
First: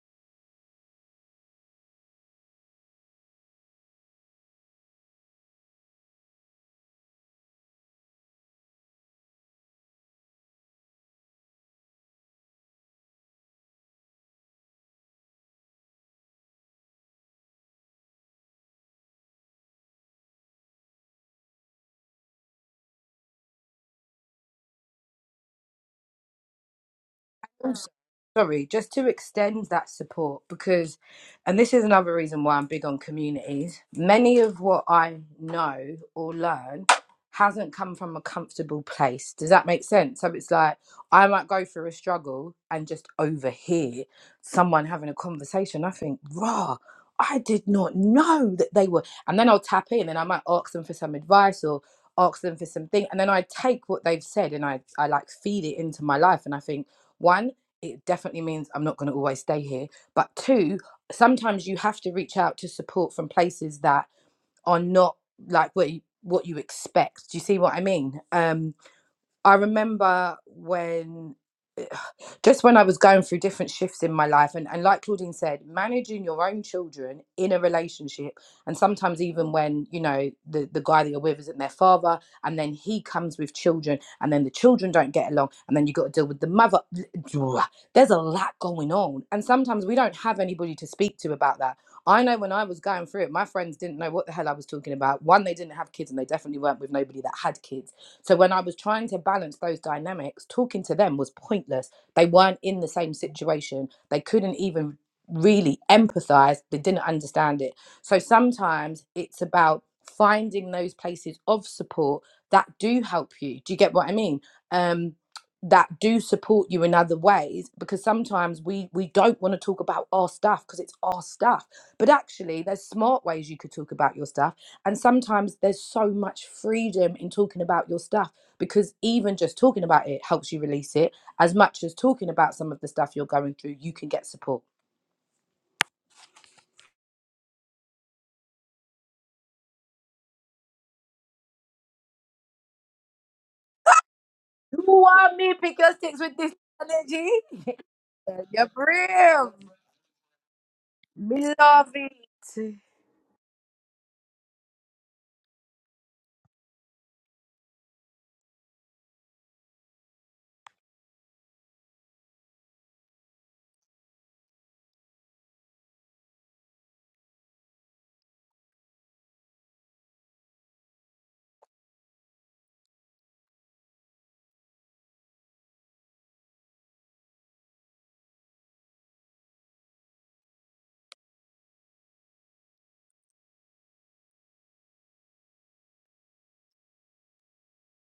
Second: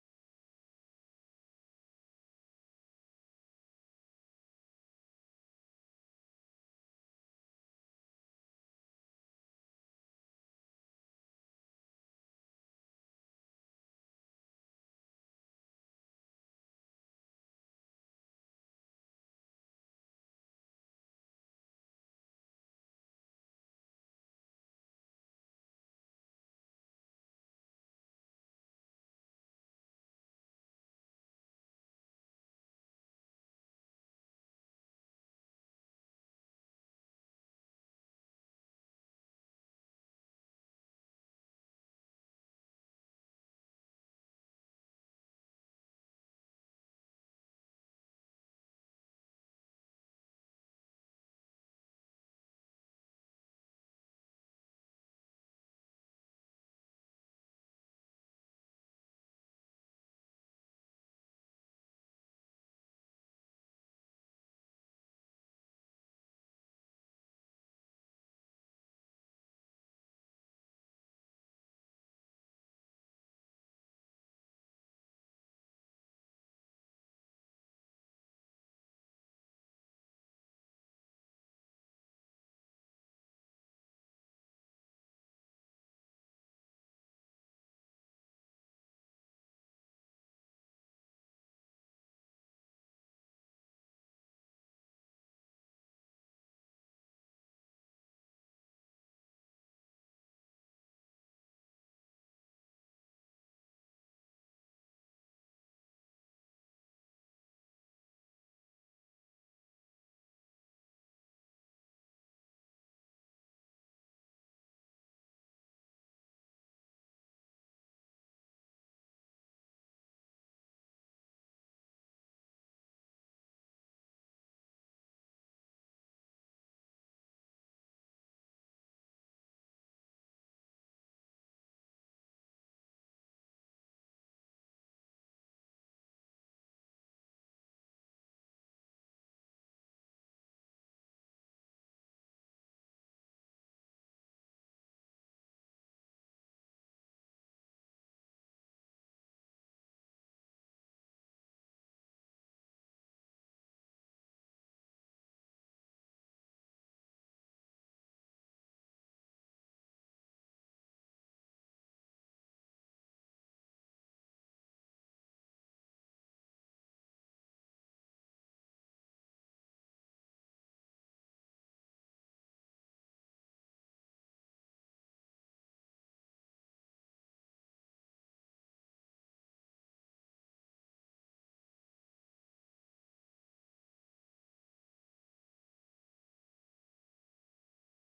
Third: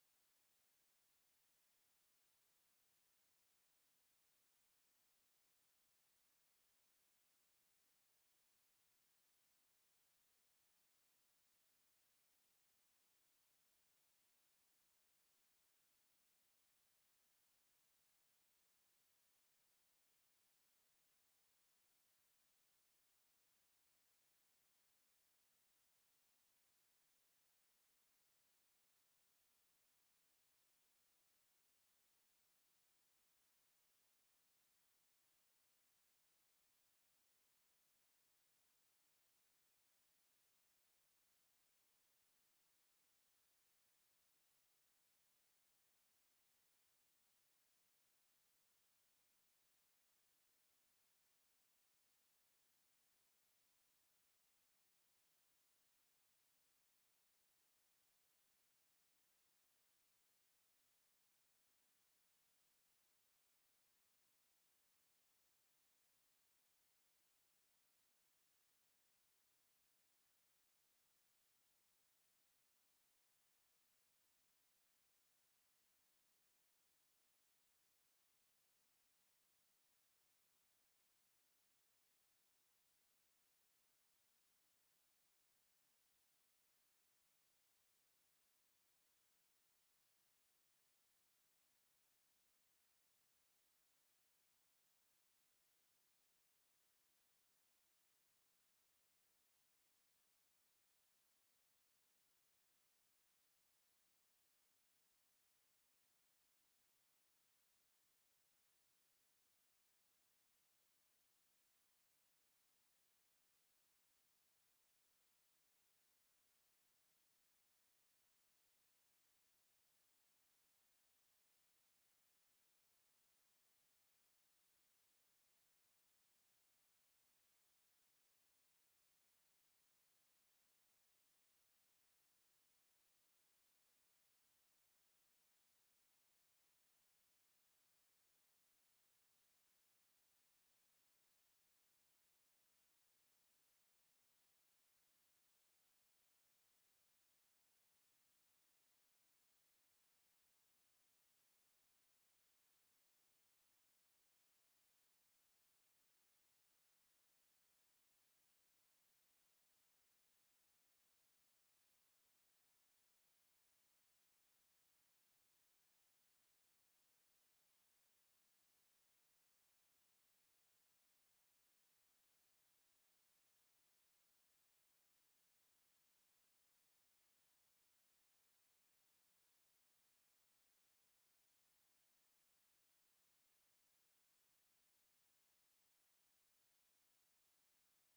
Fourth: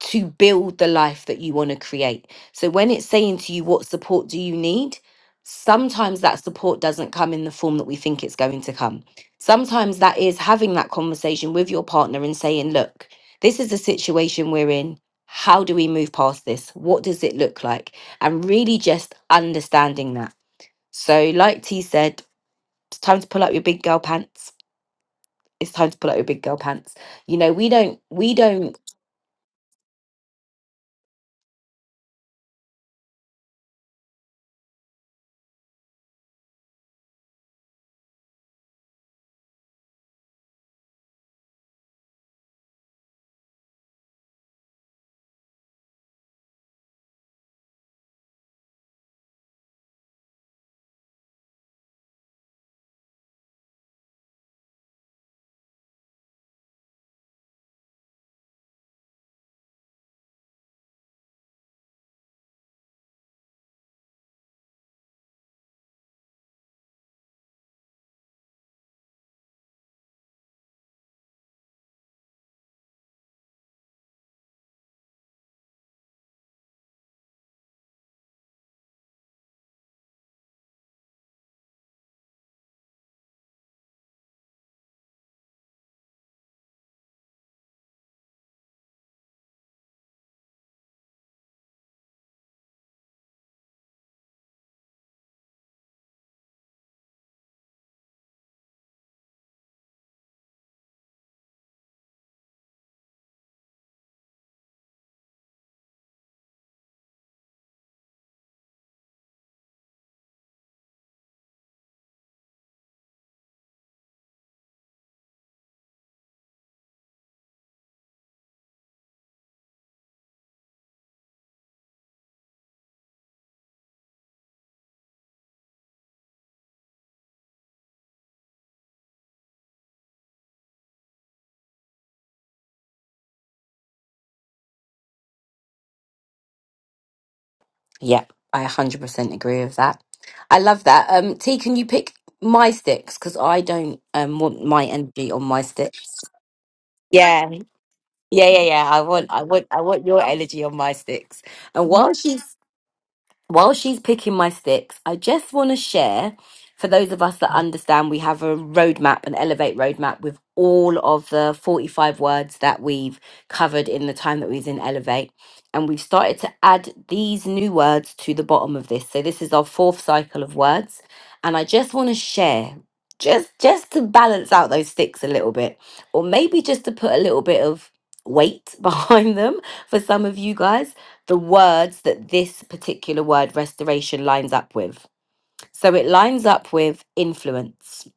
Speaker 1: to build the life that you want to create so when it's saying to you what support do you need sometimes that support doesn't come in the form that we think it's going to come sometimes that is having that conversation with your partner and saying look this is the situation we're in how do we move past this what does it look like and really just understanding that so like t said it's time to pull up your big girl pants it's time to pull out your big girl pants. You know, we
Speaker 2: also,
Speaker 1: don't, we
Speaker 2: sorry,
Speaker 1: don't.
Speaker 2: just to extend that support because, and this is another reason why I'm big on communities, many of what I know or learn hasn't come from a comfortable place. Does that make sense? So it's like I might go through a struggle and just overhear someone having a conversation. I think, rah. I did not know that they were, and then I'll tap in and I might ask them for some advice or ask them for something, and then I take what they've said and I I like feed it into my life, and I think, one it definitely means I'm not going to always stay here. But two, sometimes you have to reach out to support from places that are not like what you, what you expect. Do you see what I mean? Um, I remember when just when I was going through different shifts in my life, and, and like Claudine said, managing your own children in a relationship, and sometimes even when you know the the guy that you're with isn't their father, and then he comes with children, and then the children don't get along, and then you got to deal with the mother. [sniffs] There's a lot going on, and sometimes we don't have anybody to speak to about that. I know when I was going through it, my friends didn't know what the hell I was talking about. One, they didn't have kids, and they definitely weren't with nobody that had kids. So when I was trying to balance those dynamics, talking to them was pointless they weren't in the same situation. They couldn't even really empathize. They didn't understand it. So sometimes it's about finding those places of support that do help you. Do you get what I mean? Um, that do support you in other ways because sometimes we we don't want to talk about our stuff because it's our stuff but actually there's smart ways you could talk about your stuff and sometimes there's so much freedom in talking about your stuff because even just talking about it helps you release it as much as talking about some of the stuff you're going through, you can get support.
Speaker 1: Yep, I 100% agree with that. I love that. Um, T, can you pick my sticks? Because I don't um want
Speaker 2: You
Speaker 1: my energy
Speaker 2: want
Speaker 1: on
Speaker 2: me
Speaker 1: my
Speaker 2: pick your
Speaker 1: sticks.
Speaker 2: sticks with this energy?
Speaker 1: Yeah, yeah, yeah,
Speaker 2: You're
Speaker 1: yeah. I want, I want,
Speaker 2: brave.
Speaker 1: I want your energy on my sticks.
Speaker 2: Me
Speaker 1: And
Speaker 2: love
Speaker 1: while she's
Speaker 2: it.
Speaker 1: while she's picking my sticks, I just want to share for those of us that understand we have a roadmap, an Elevate roadmap with all of the 45 words that we've covered in the time that we was in Elevate. And we've started to add these new words to the bottom of this. So this is our fourth cycle of words. And I just want to share, just just to balance out those sticks a little bit, or maybe just to put a little bit of weight [laughs] behind them for some of you guys the words that this particular word restoration lines up with. So it lines up with influence,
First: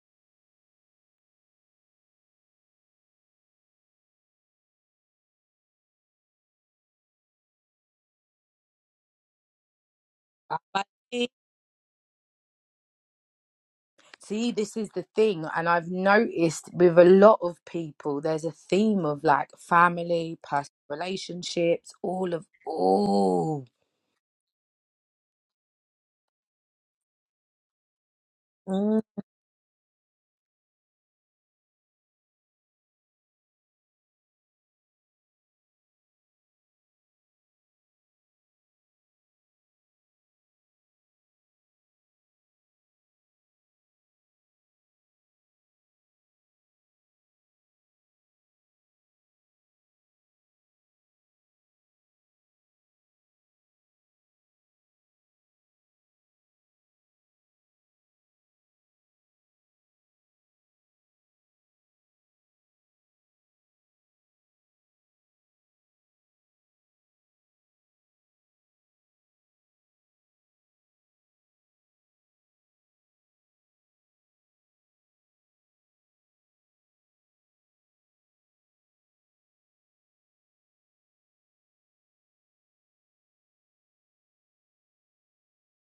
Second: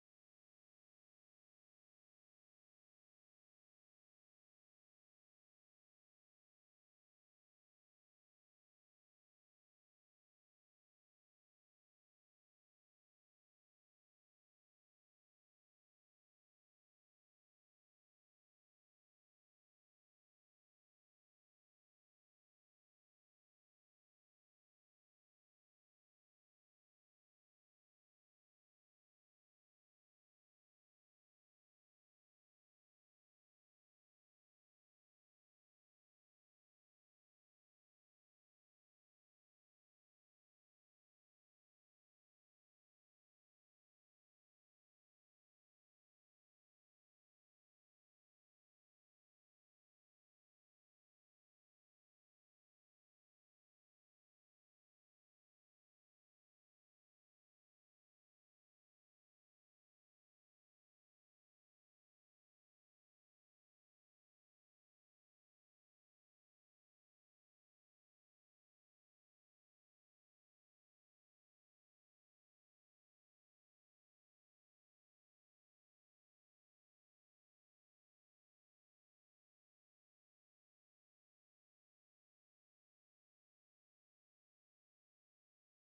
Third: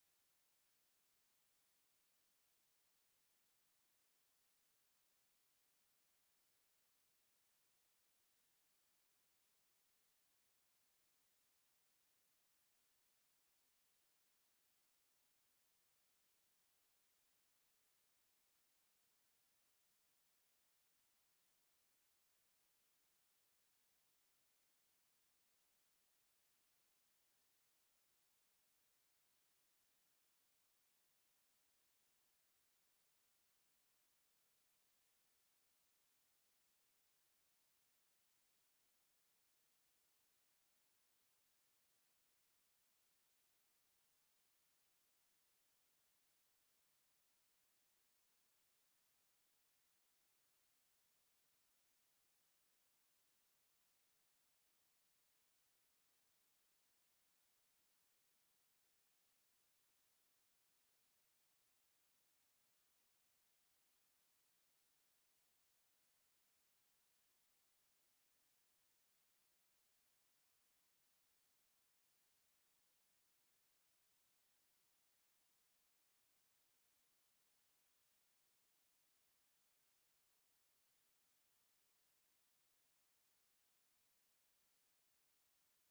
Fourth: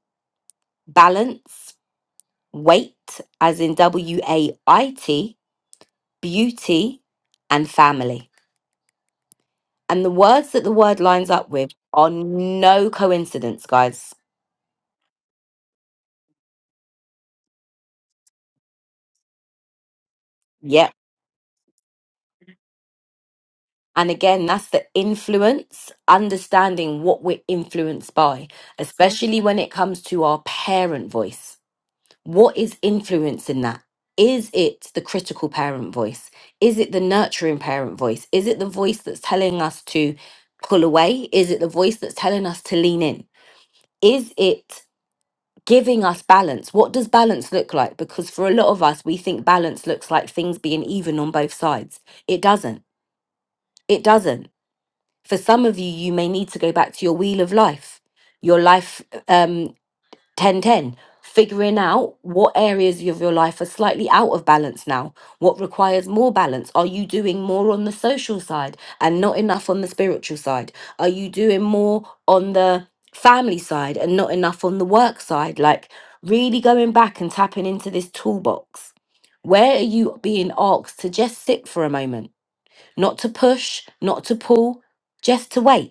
Speaker 1: balance, weight, as in W A I T, beauty, and family. And the words that the word
Speaker 2: Abadi.
Speaker 1: lines up with are no coincidence, guys.
Speaker 2: See, this is the thing, and I've noticed with a lot of people, there's a theme of like family, personal
Speaker 1: Yep.
Speaker 2: relationships, all of all.
Speaker 1: And again, that's the influence, understanding what we're influenced by,
Speaker 2: Mm.
Speaker 1: especially when it comes to our parent voice. what is influencing that? Is it the critical parent voice? Is it the nurturing parent voice? Is it the voice that's telling us to pull away? Is it the voice that's telling us to lean in? Is it giving us balance? What does balance look like? Because for a lot of us, we think balance looks like things being even on both sides. It doesn't. It doesn't. For some of you, you may need to go back to your wheel of life, your life. um, 10, 10. figuring out what areas of your life are slightly out of balance now what requires more balance are you doing more on the social side and not enough on the spiritual side are you doing more on the family side and not enough on the work side like really going back and tapping into this toolbox where are you being asked to just sit for a moment not to push not to pull just to wait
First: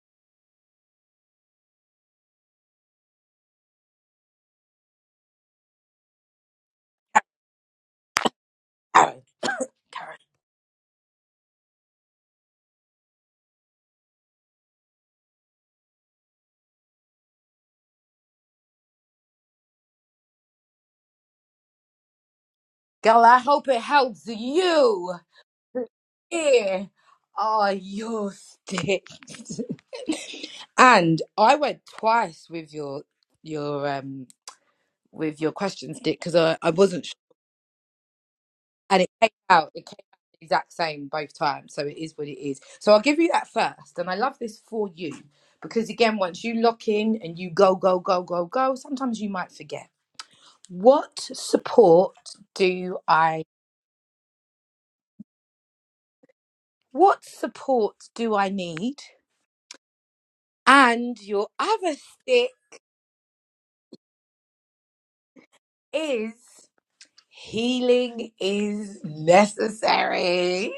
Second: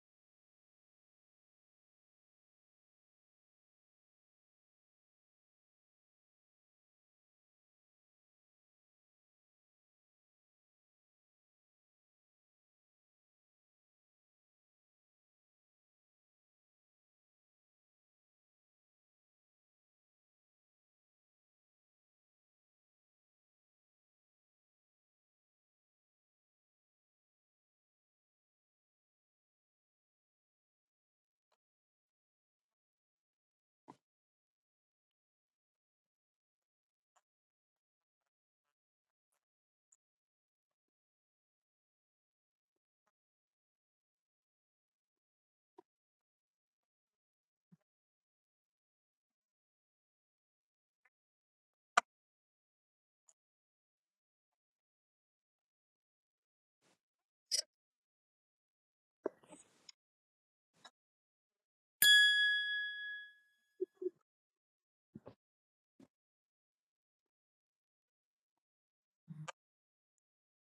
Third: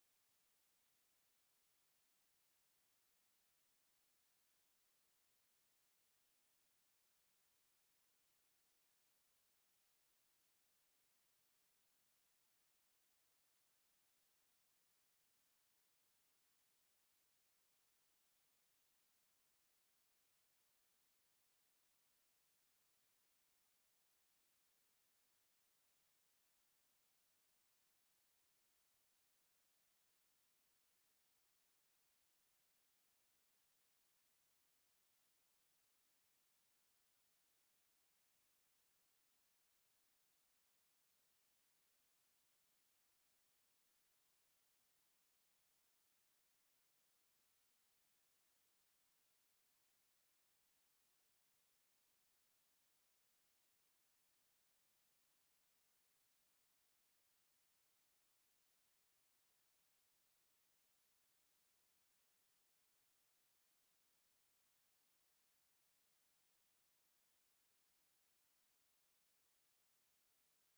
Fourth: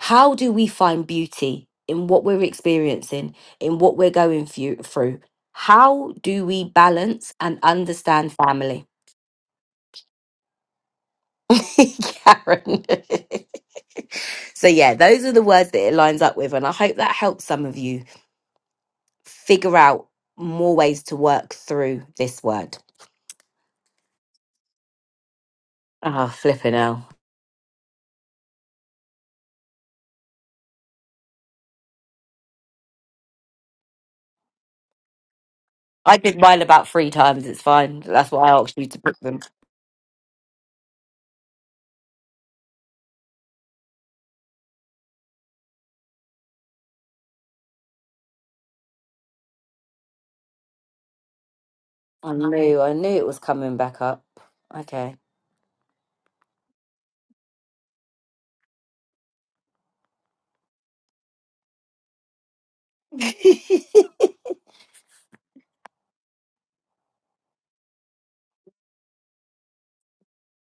Speaker 1: how do we find beauty in what we're experiencing, in what we're going fu- through? How do we balance and understand family?
Speaker 2: [coughs]
Speaker 1: [laughs] Karen. [laughs] so, yeah, those are the words that it lines up with. And I hope that helps some of you figure out more ways to work through this word.
Speaker 2: Girl, I hope it helps you.
Speaker 1: Oh, flipping
Speaker 2: Here
Speaker 1: hell.
Speaker 2: are your sticks. [laughs] And I went twice with your your um with your question
Speaker 1: I
Speaker 2: stick because
Speaker 1: did
Speaker 2: I,
Speaker 1: mine
Speaker 2: I
Speaker 1: about
Speaker 2: wasn't
Speaker 1: three
Speaker 2: sure,
Speaker 1: times. It's fine. That's why I asked you to
Speaker 2: and it
Speaker 1: pick
Speaker 2: came
Speaker 1: them.
Speaker 2: out it came out the exact same both times. So it is what it is. So I'll give you that first, and I love this for you because again, once you lock in and you go go go go go, sometimes you might forget. What support
Speaker 1: I knew, I
Speaker 2: do
Speaker 1: knew it was
Speaker 2: I?
Speaker 1: coming back up. Okay.
Speaker 2: What support do I need? And your other stick
Speaker 1: [laughs]
Speaker 2: is healing is necessary.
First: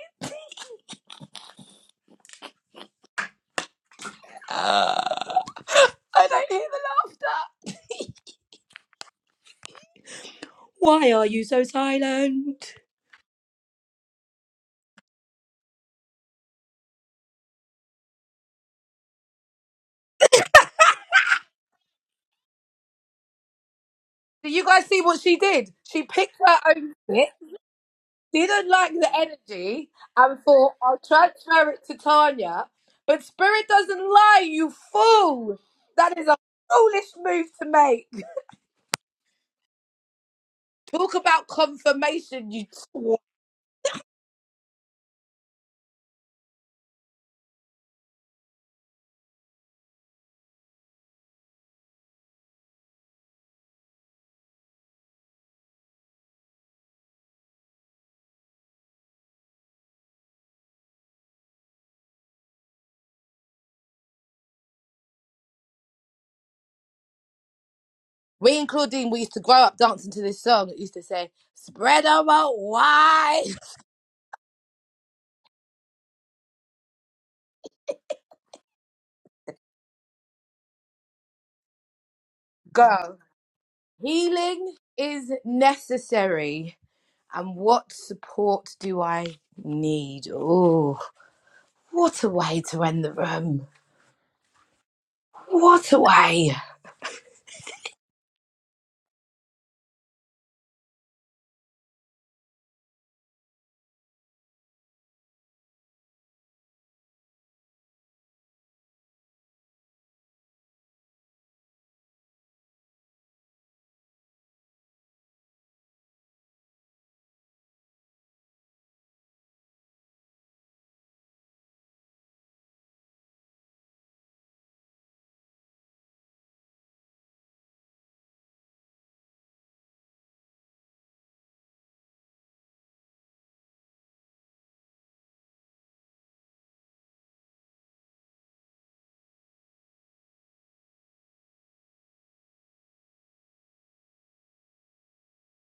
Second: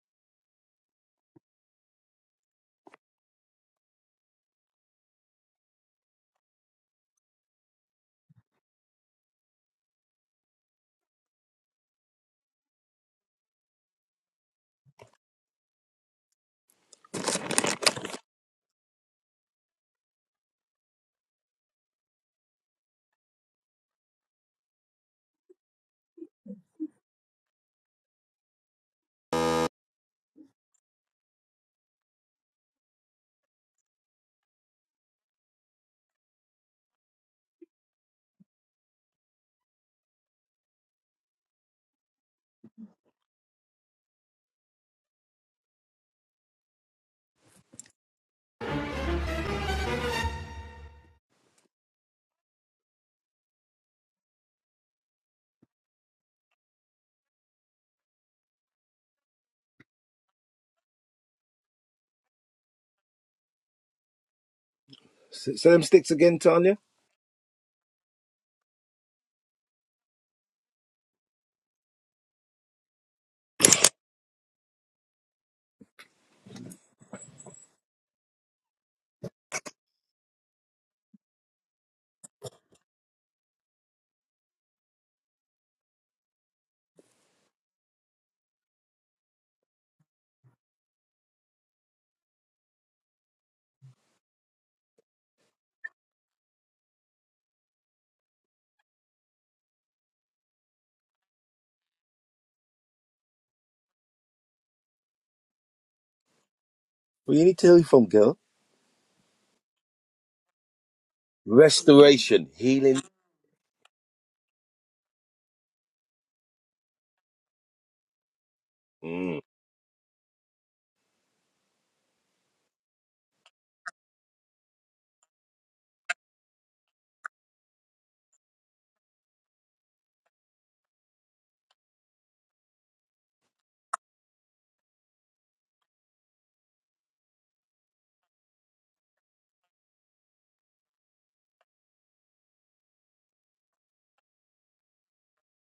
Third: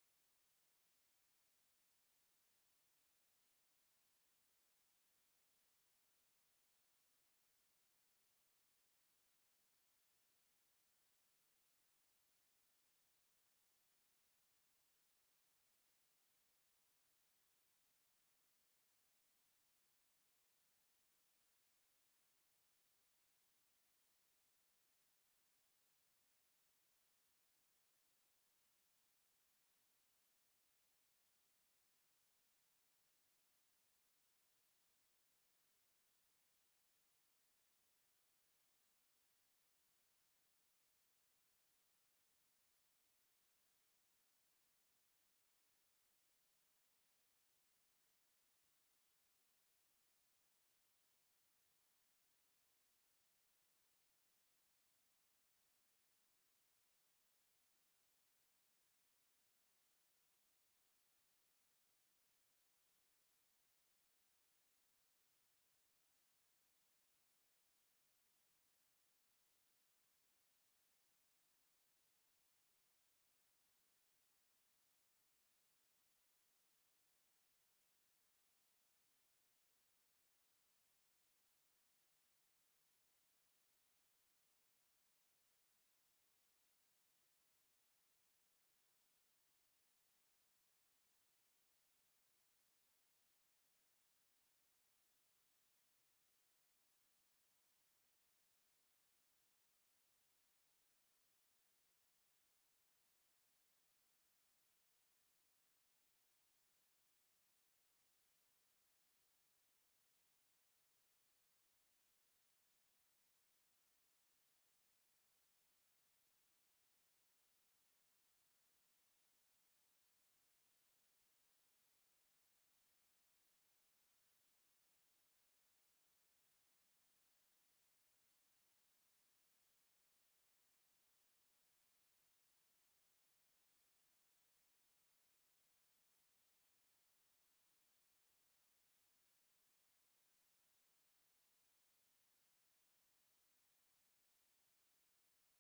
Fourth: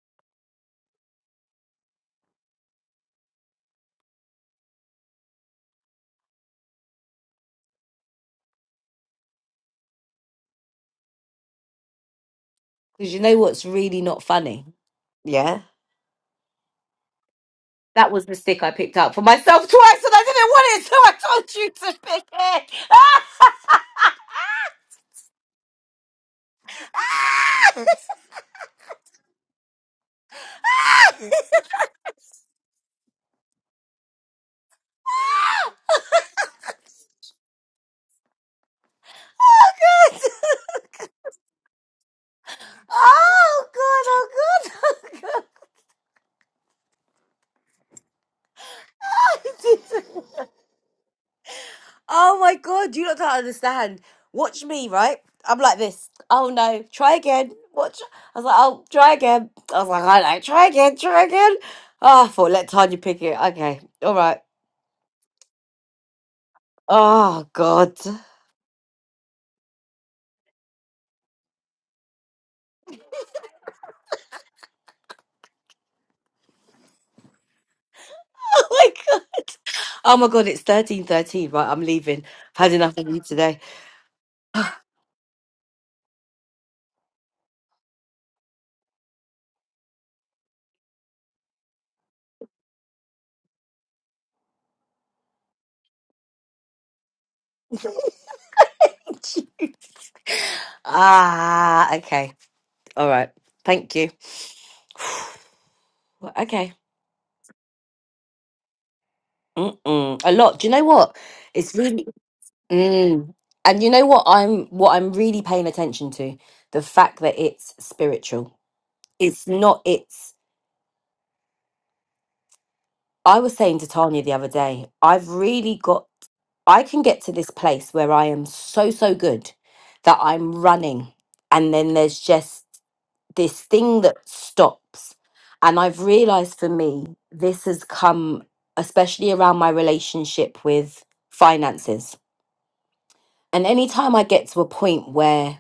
Speaker 2: Ah, I don't hear the laughter. Why are you so silent?
Speaker 1: Because you know what's really not funny? Yeah. That was the stick I picked up for myself [laughs] twice and I didn't want it, so I told you to pick it. [laughs]
Speaker 2: Do you guys see what she did? She picked her own bit, didn't like the energy, and thought, I'll transfer it to Tanya. But spirit doesn't lie, you fool! That is a foolish move to make.
Speaker 1: oh, God.
Speaker 2: Talk about confirmation, you twat.
Speaker 1: Oh, God. Oh, God. [laughs] Oh, God. I didn't. Oh my god, you lot don't understand. Watch me, right? I'm like this. Oh no, try again. Watch. I was like, oh, try again. I was like, I like, try again, try again. Oh, I thought, let Tanya pick it. Okay, all right.
Speaker 3: Anya,
Speaker 1: Oh god. [laughs]
Speaker 2: We including we used to grow up dancing to this song. It used to say, "Spread 'em out wide,
Speaker 1: Oh my god. Oh my god, it's 13.13, right? I'm leaving. I've had enough of
Speaker 2: girl."
Speaker 1: you today.
Speaker 2: [laughs] Healing is necessary, and what support do I need? Oh, what a way to end the room! What a way!
Speaker 1: [laughs] ah, okay. All right. Thank you. Well, Okay.
Speaker 3: where you need to heal from, girl?
Speaker 1: Mm-mm. A lot. Do you know what? It's really
Speaker 3: Restoration, healing,
Speaker 1: Mm. And you know what I'm what I'm really paying attention to? The fact that it's spiritual.
Speaker 3: Mm.
Speaker 1: It's not it's I was saying to Tanya the other day, I've really got I can get to this place where I am so so good that I'm running and then there's just this thing that stops. And I've realized for me this has come especially around my relationship with finances. And anytime I get to a point where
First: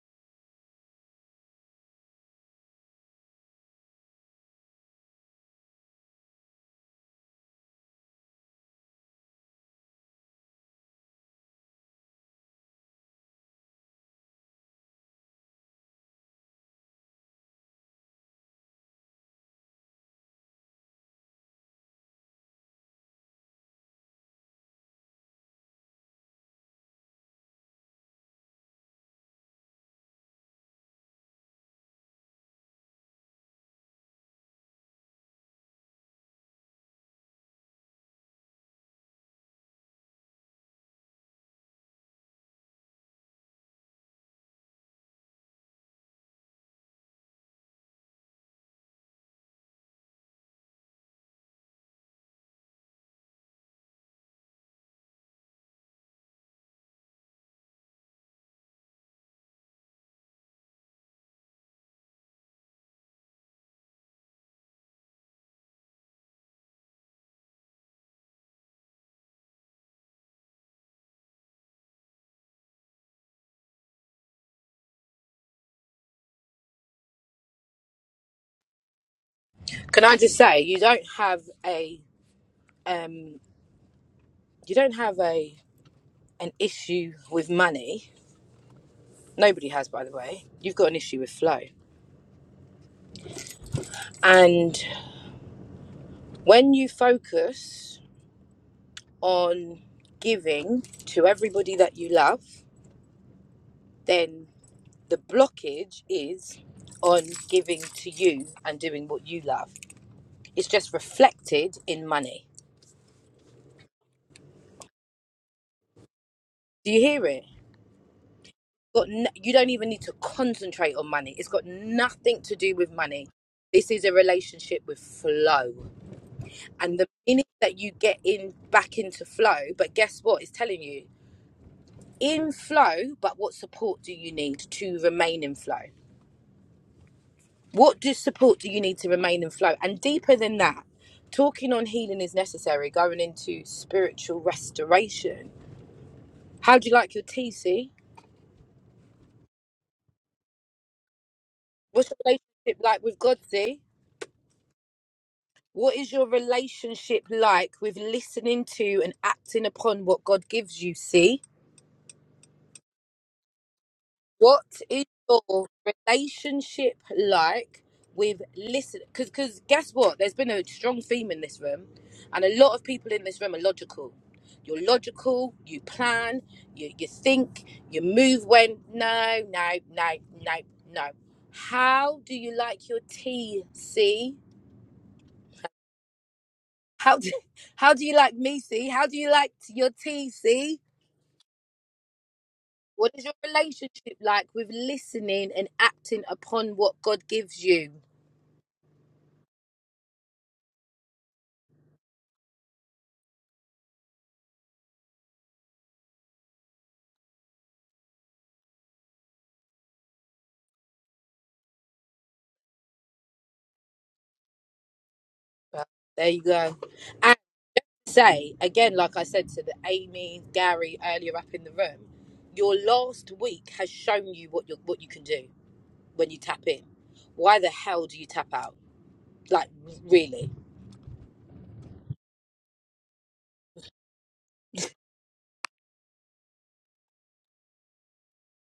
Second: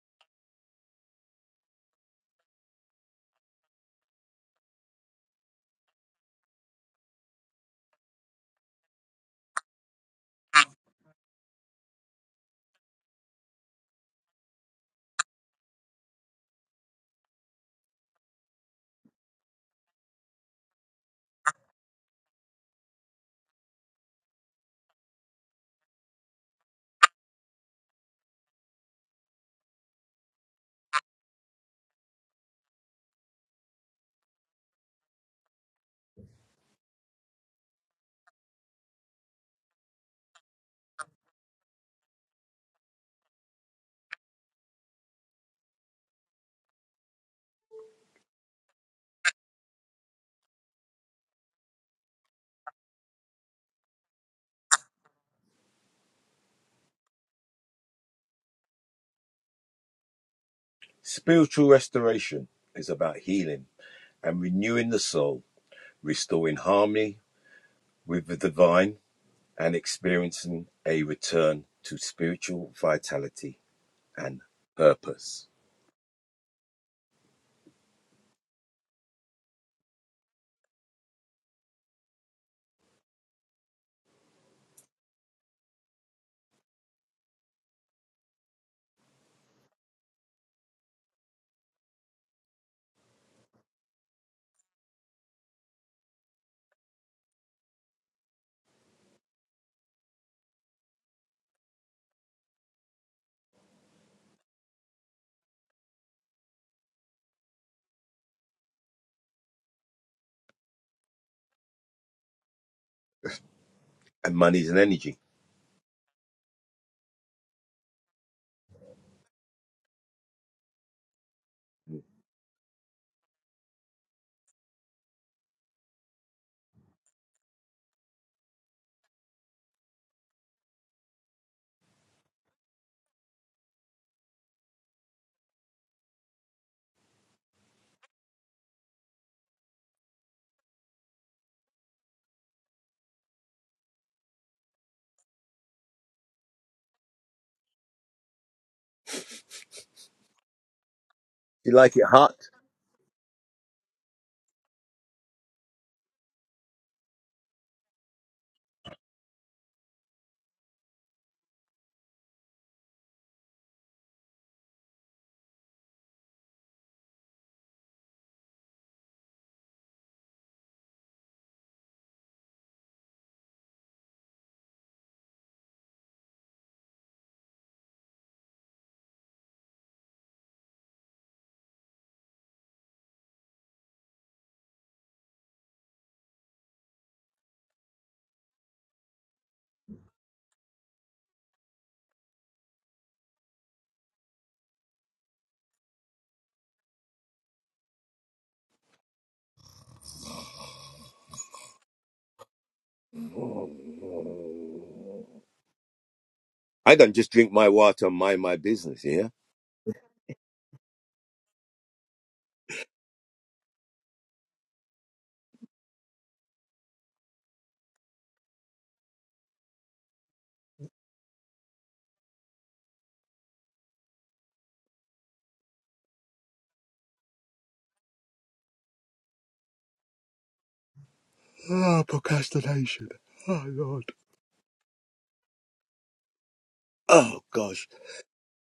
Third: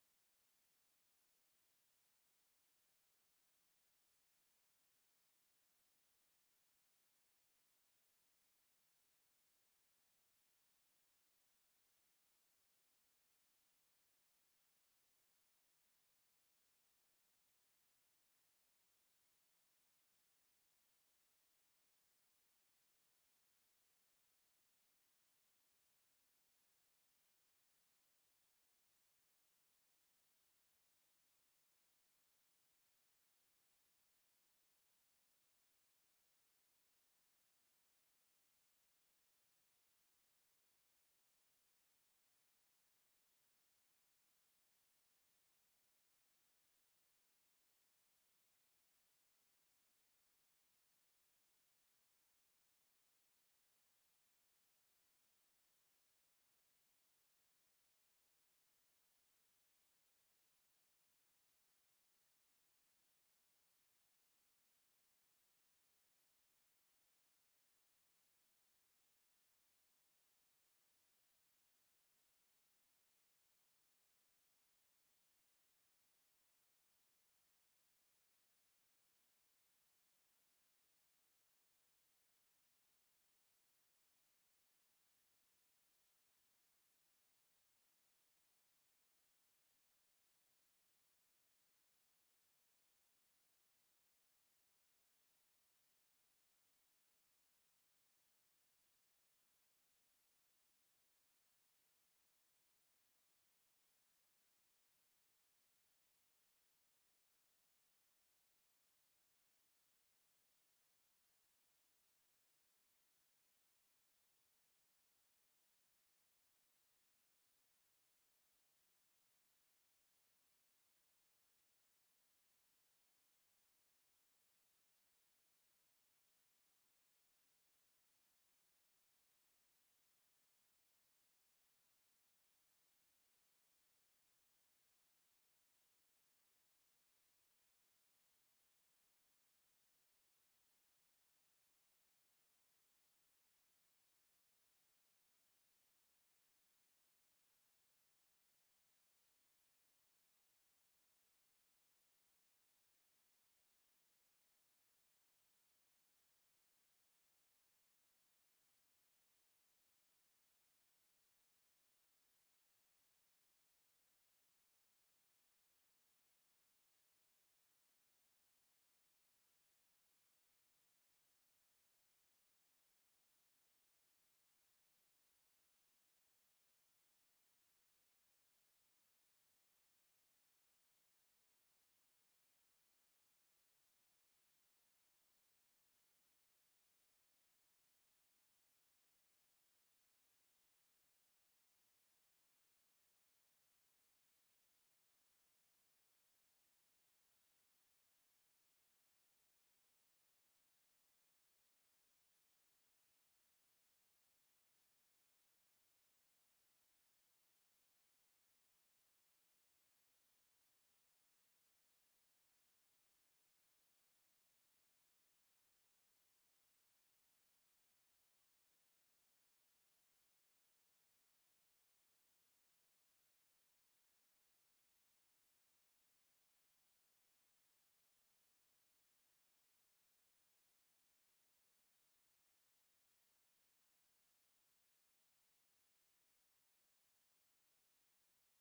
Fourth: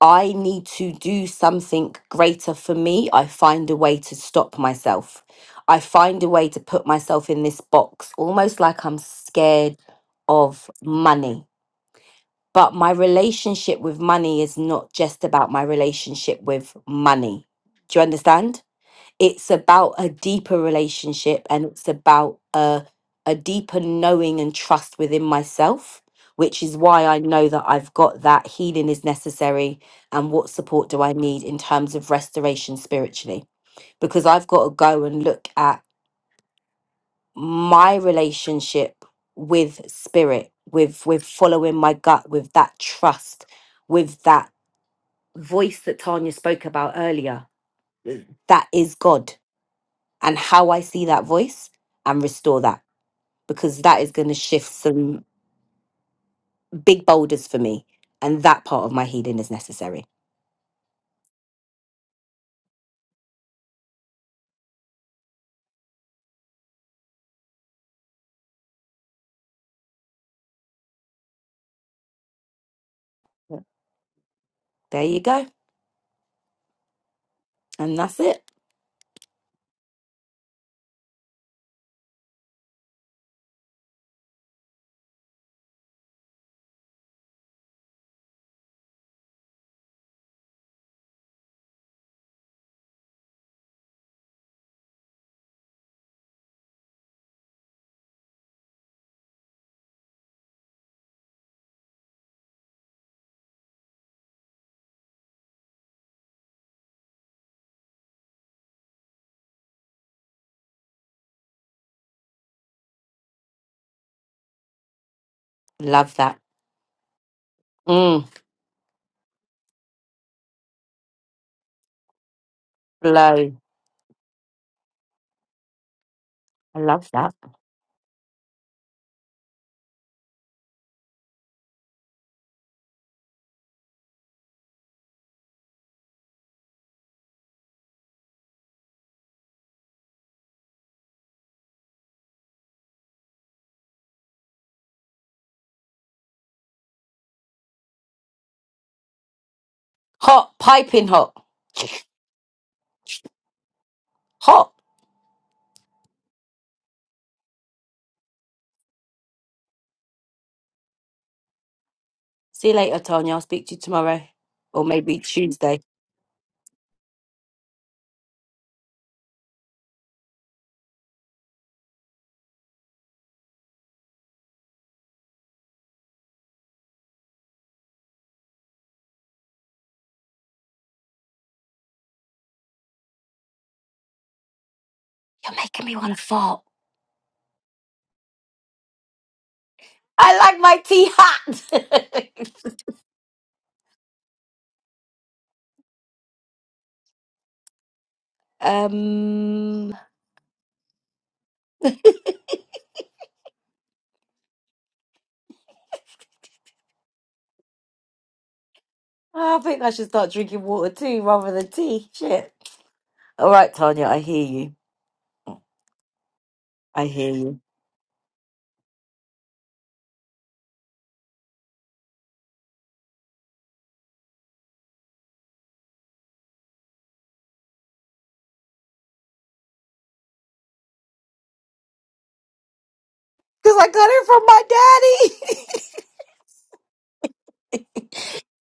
Speaker 1: I need to do something greater for me, I find a way to stop myself. I find a way to put myself in this box, almost like I'm scared of money. But my relationship with money is not just about my relationship with money. Do you understand? it's about a deeper relationship and it's about a a deeper knowing and trust within myself which is why I know that I've got that healing is necessary and what support do I need in terms of restoration spiritually because I've got to go and look at my relationship with spirit with with following my gut with that trust with that voice that Tanya spoke about earlier that is God and how I see that voice and restore that because that is going to shift some big boulders for me. And that part of my healing is necessary.
Speaker 3: spiritual restoration is about healing and renewing the soul, restoring harmony with the divine, and experiencing a return to spiritual vitality and
Speaker 1: There you go.
Speaker 3: purpose.
Speaker 1: And that's it.
Speaker 2: Can I just say, you don't have a um, you don't have a an issue with money. Nobody has, by the way. You've got an issue with flow, and when you focus on giving to everybody that you love, then the blockage is on giving to you and doing what you love. It's just reflected in money.
Speaker 3: And money's an energy.
Speaker 1: Love that.
Speaker 2: Do you hear it?
Speaker 1: Mm,
Speaker 2: Got n- you don't even need to concentrate on money. It's got nothing to do with money.
Speaker 1: blow.
Speaker 2: This is a relationship with flow.
Speaker 1: I
Speaker 2: And the
Speaker 1: love that.
Speaker 2: minute that you get in back into flow, but guess what? It's telling you in flow, but what support do you need to remain in flow? What do support do you need to remain in flow? And deeper than that, talking on healing is necessary, going into spiritual restoration. How do you like your tea, C?
Speaker 1: Hot, piping hot.
Speaker 3: You like it
Speaker 1: [sniffs]
Speaker 2: What's your
Speaker 3: hot?
Speaker 2: relationship like with God, C?
Speaker 1: Hot.
Speaker 2: What is your relationship like with listening to and acting upon what God gives you, C?
Speaker 1: See you later, Tanya. I'll speak to you tomorrow.
Speaker 2: What
Speaker 1: Or
Speaker 2: is
Speaker 1: maybe
Speaker 2: your
Speaker 1: Tuesday.
Speaker 2: relationship like with listen? Because because guess what? There's been a strong theme in this room, and a lot of people in this room are logical. You're logical. You plan. You you think. You move when no no no no no. How do you like your tea? See
Speaker 1: You're making me want to fart.
Speaker 2: how do, [laughs] how do you like me? See how do you like your tea?
Speaker 1: I like my
Speaker 2: See
Speaker 1: tea hot.
Speaker 2: what is your relationship like with listening and acting upon what God gives you?
Speaker 1: [laughs] um,
Speaker 3: I don't just drink my water and mind my business, yeah?
Speaker 1: I think I should start drinking water too rather than tea. Shit. All right, Tanya, I hear you.
Speaker 2: But there you go.
Speaker 1: I hear
Speaker 2: And
Speaker 1: you.
Speaker 2: say again, like I said to the Amy, Gary earlier up in the room, your last week has shown you what you what you can do when you tap in. Why the hell do you tap out? Like really?
Speaker 3: Ah, procrastination. Oh,
Speaker 1: Because I
Speaker 3: Lord.
Speaker 1: got it from my daddy. [laughs]
Speaker 3: Oh, gosh.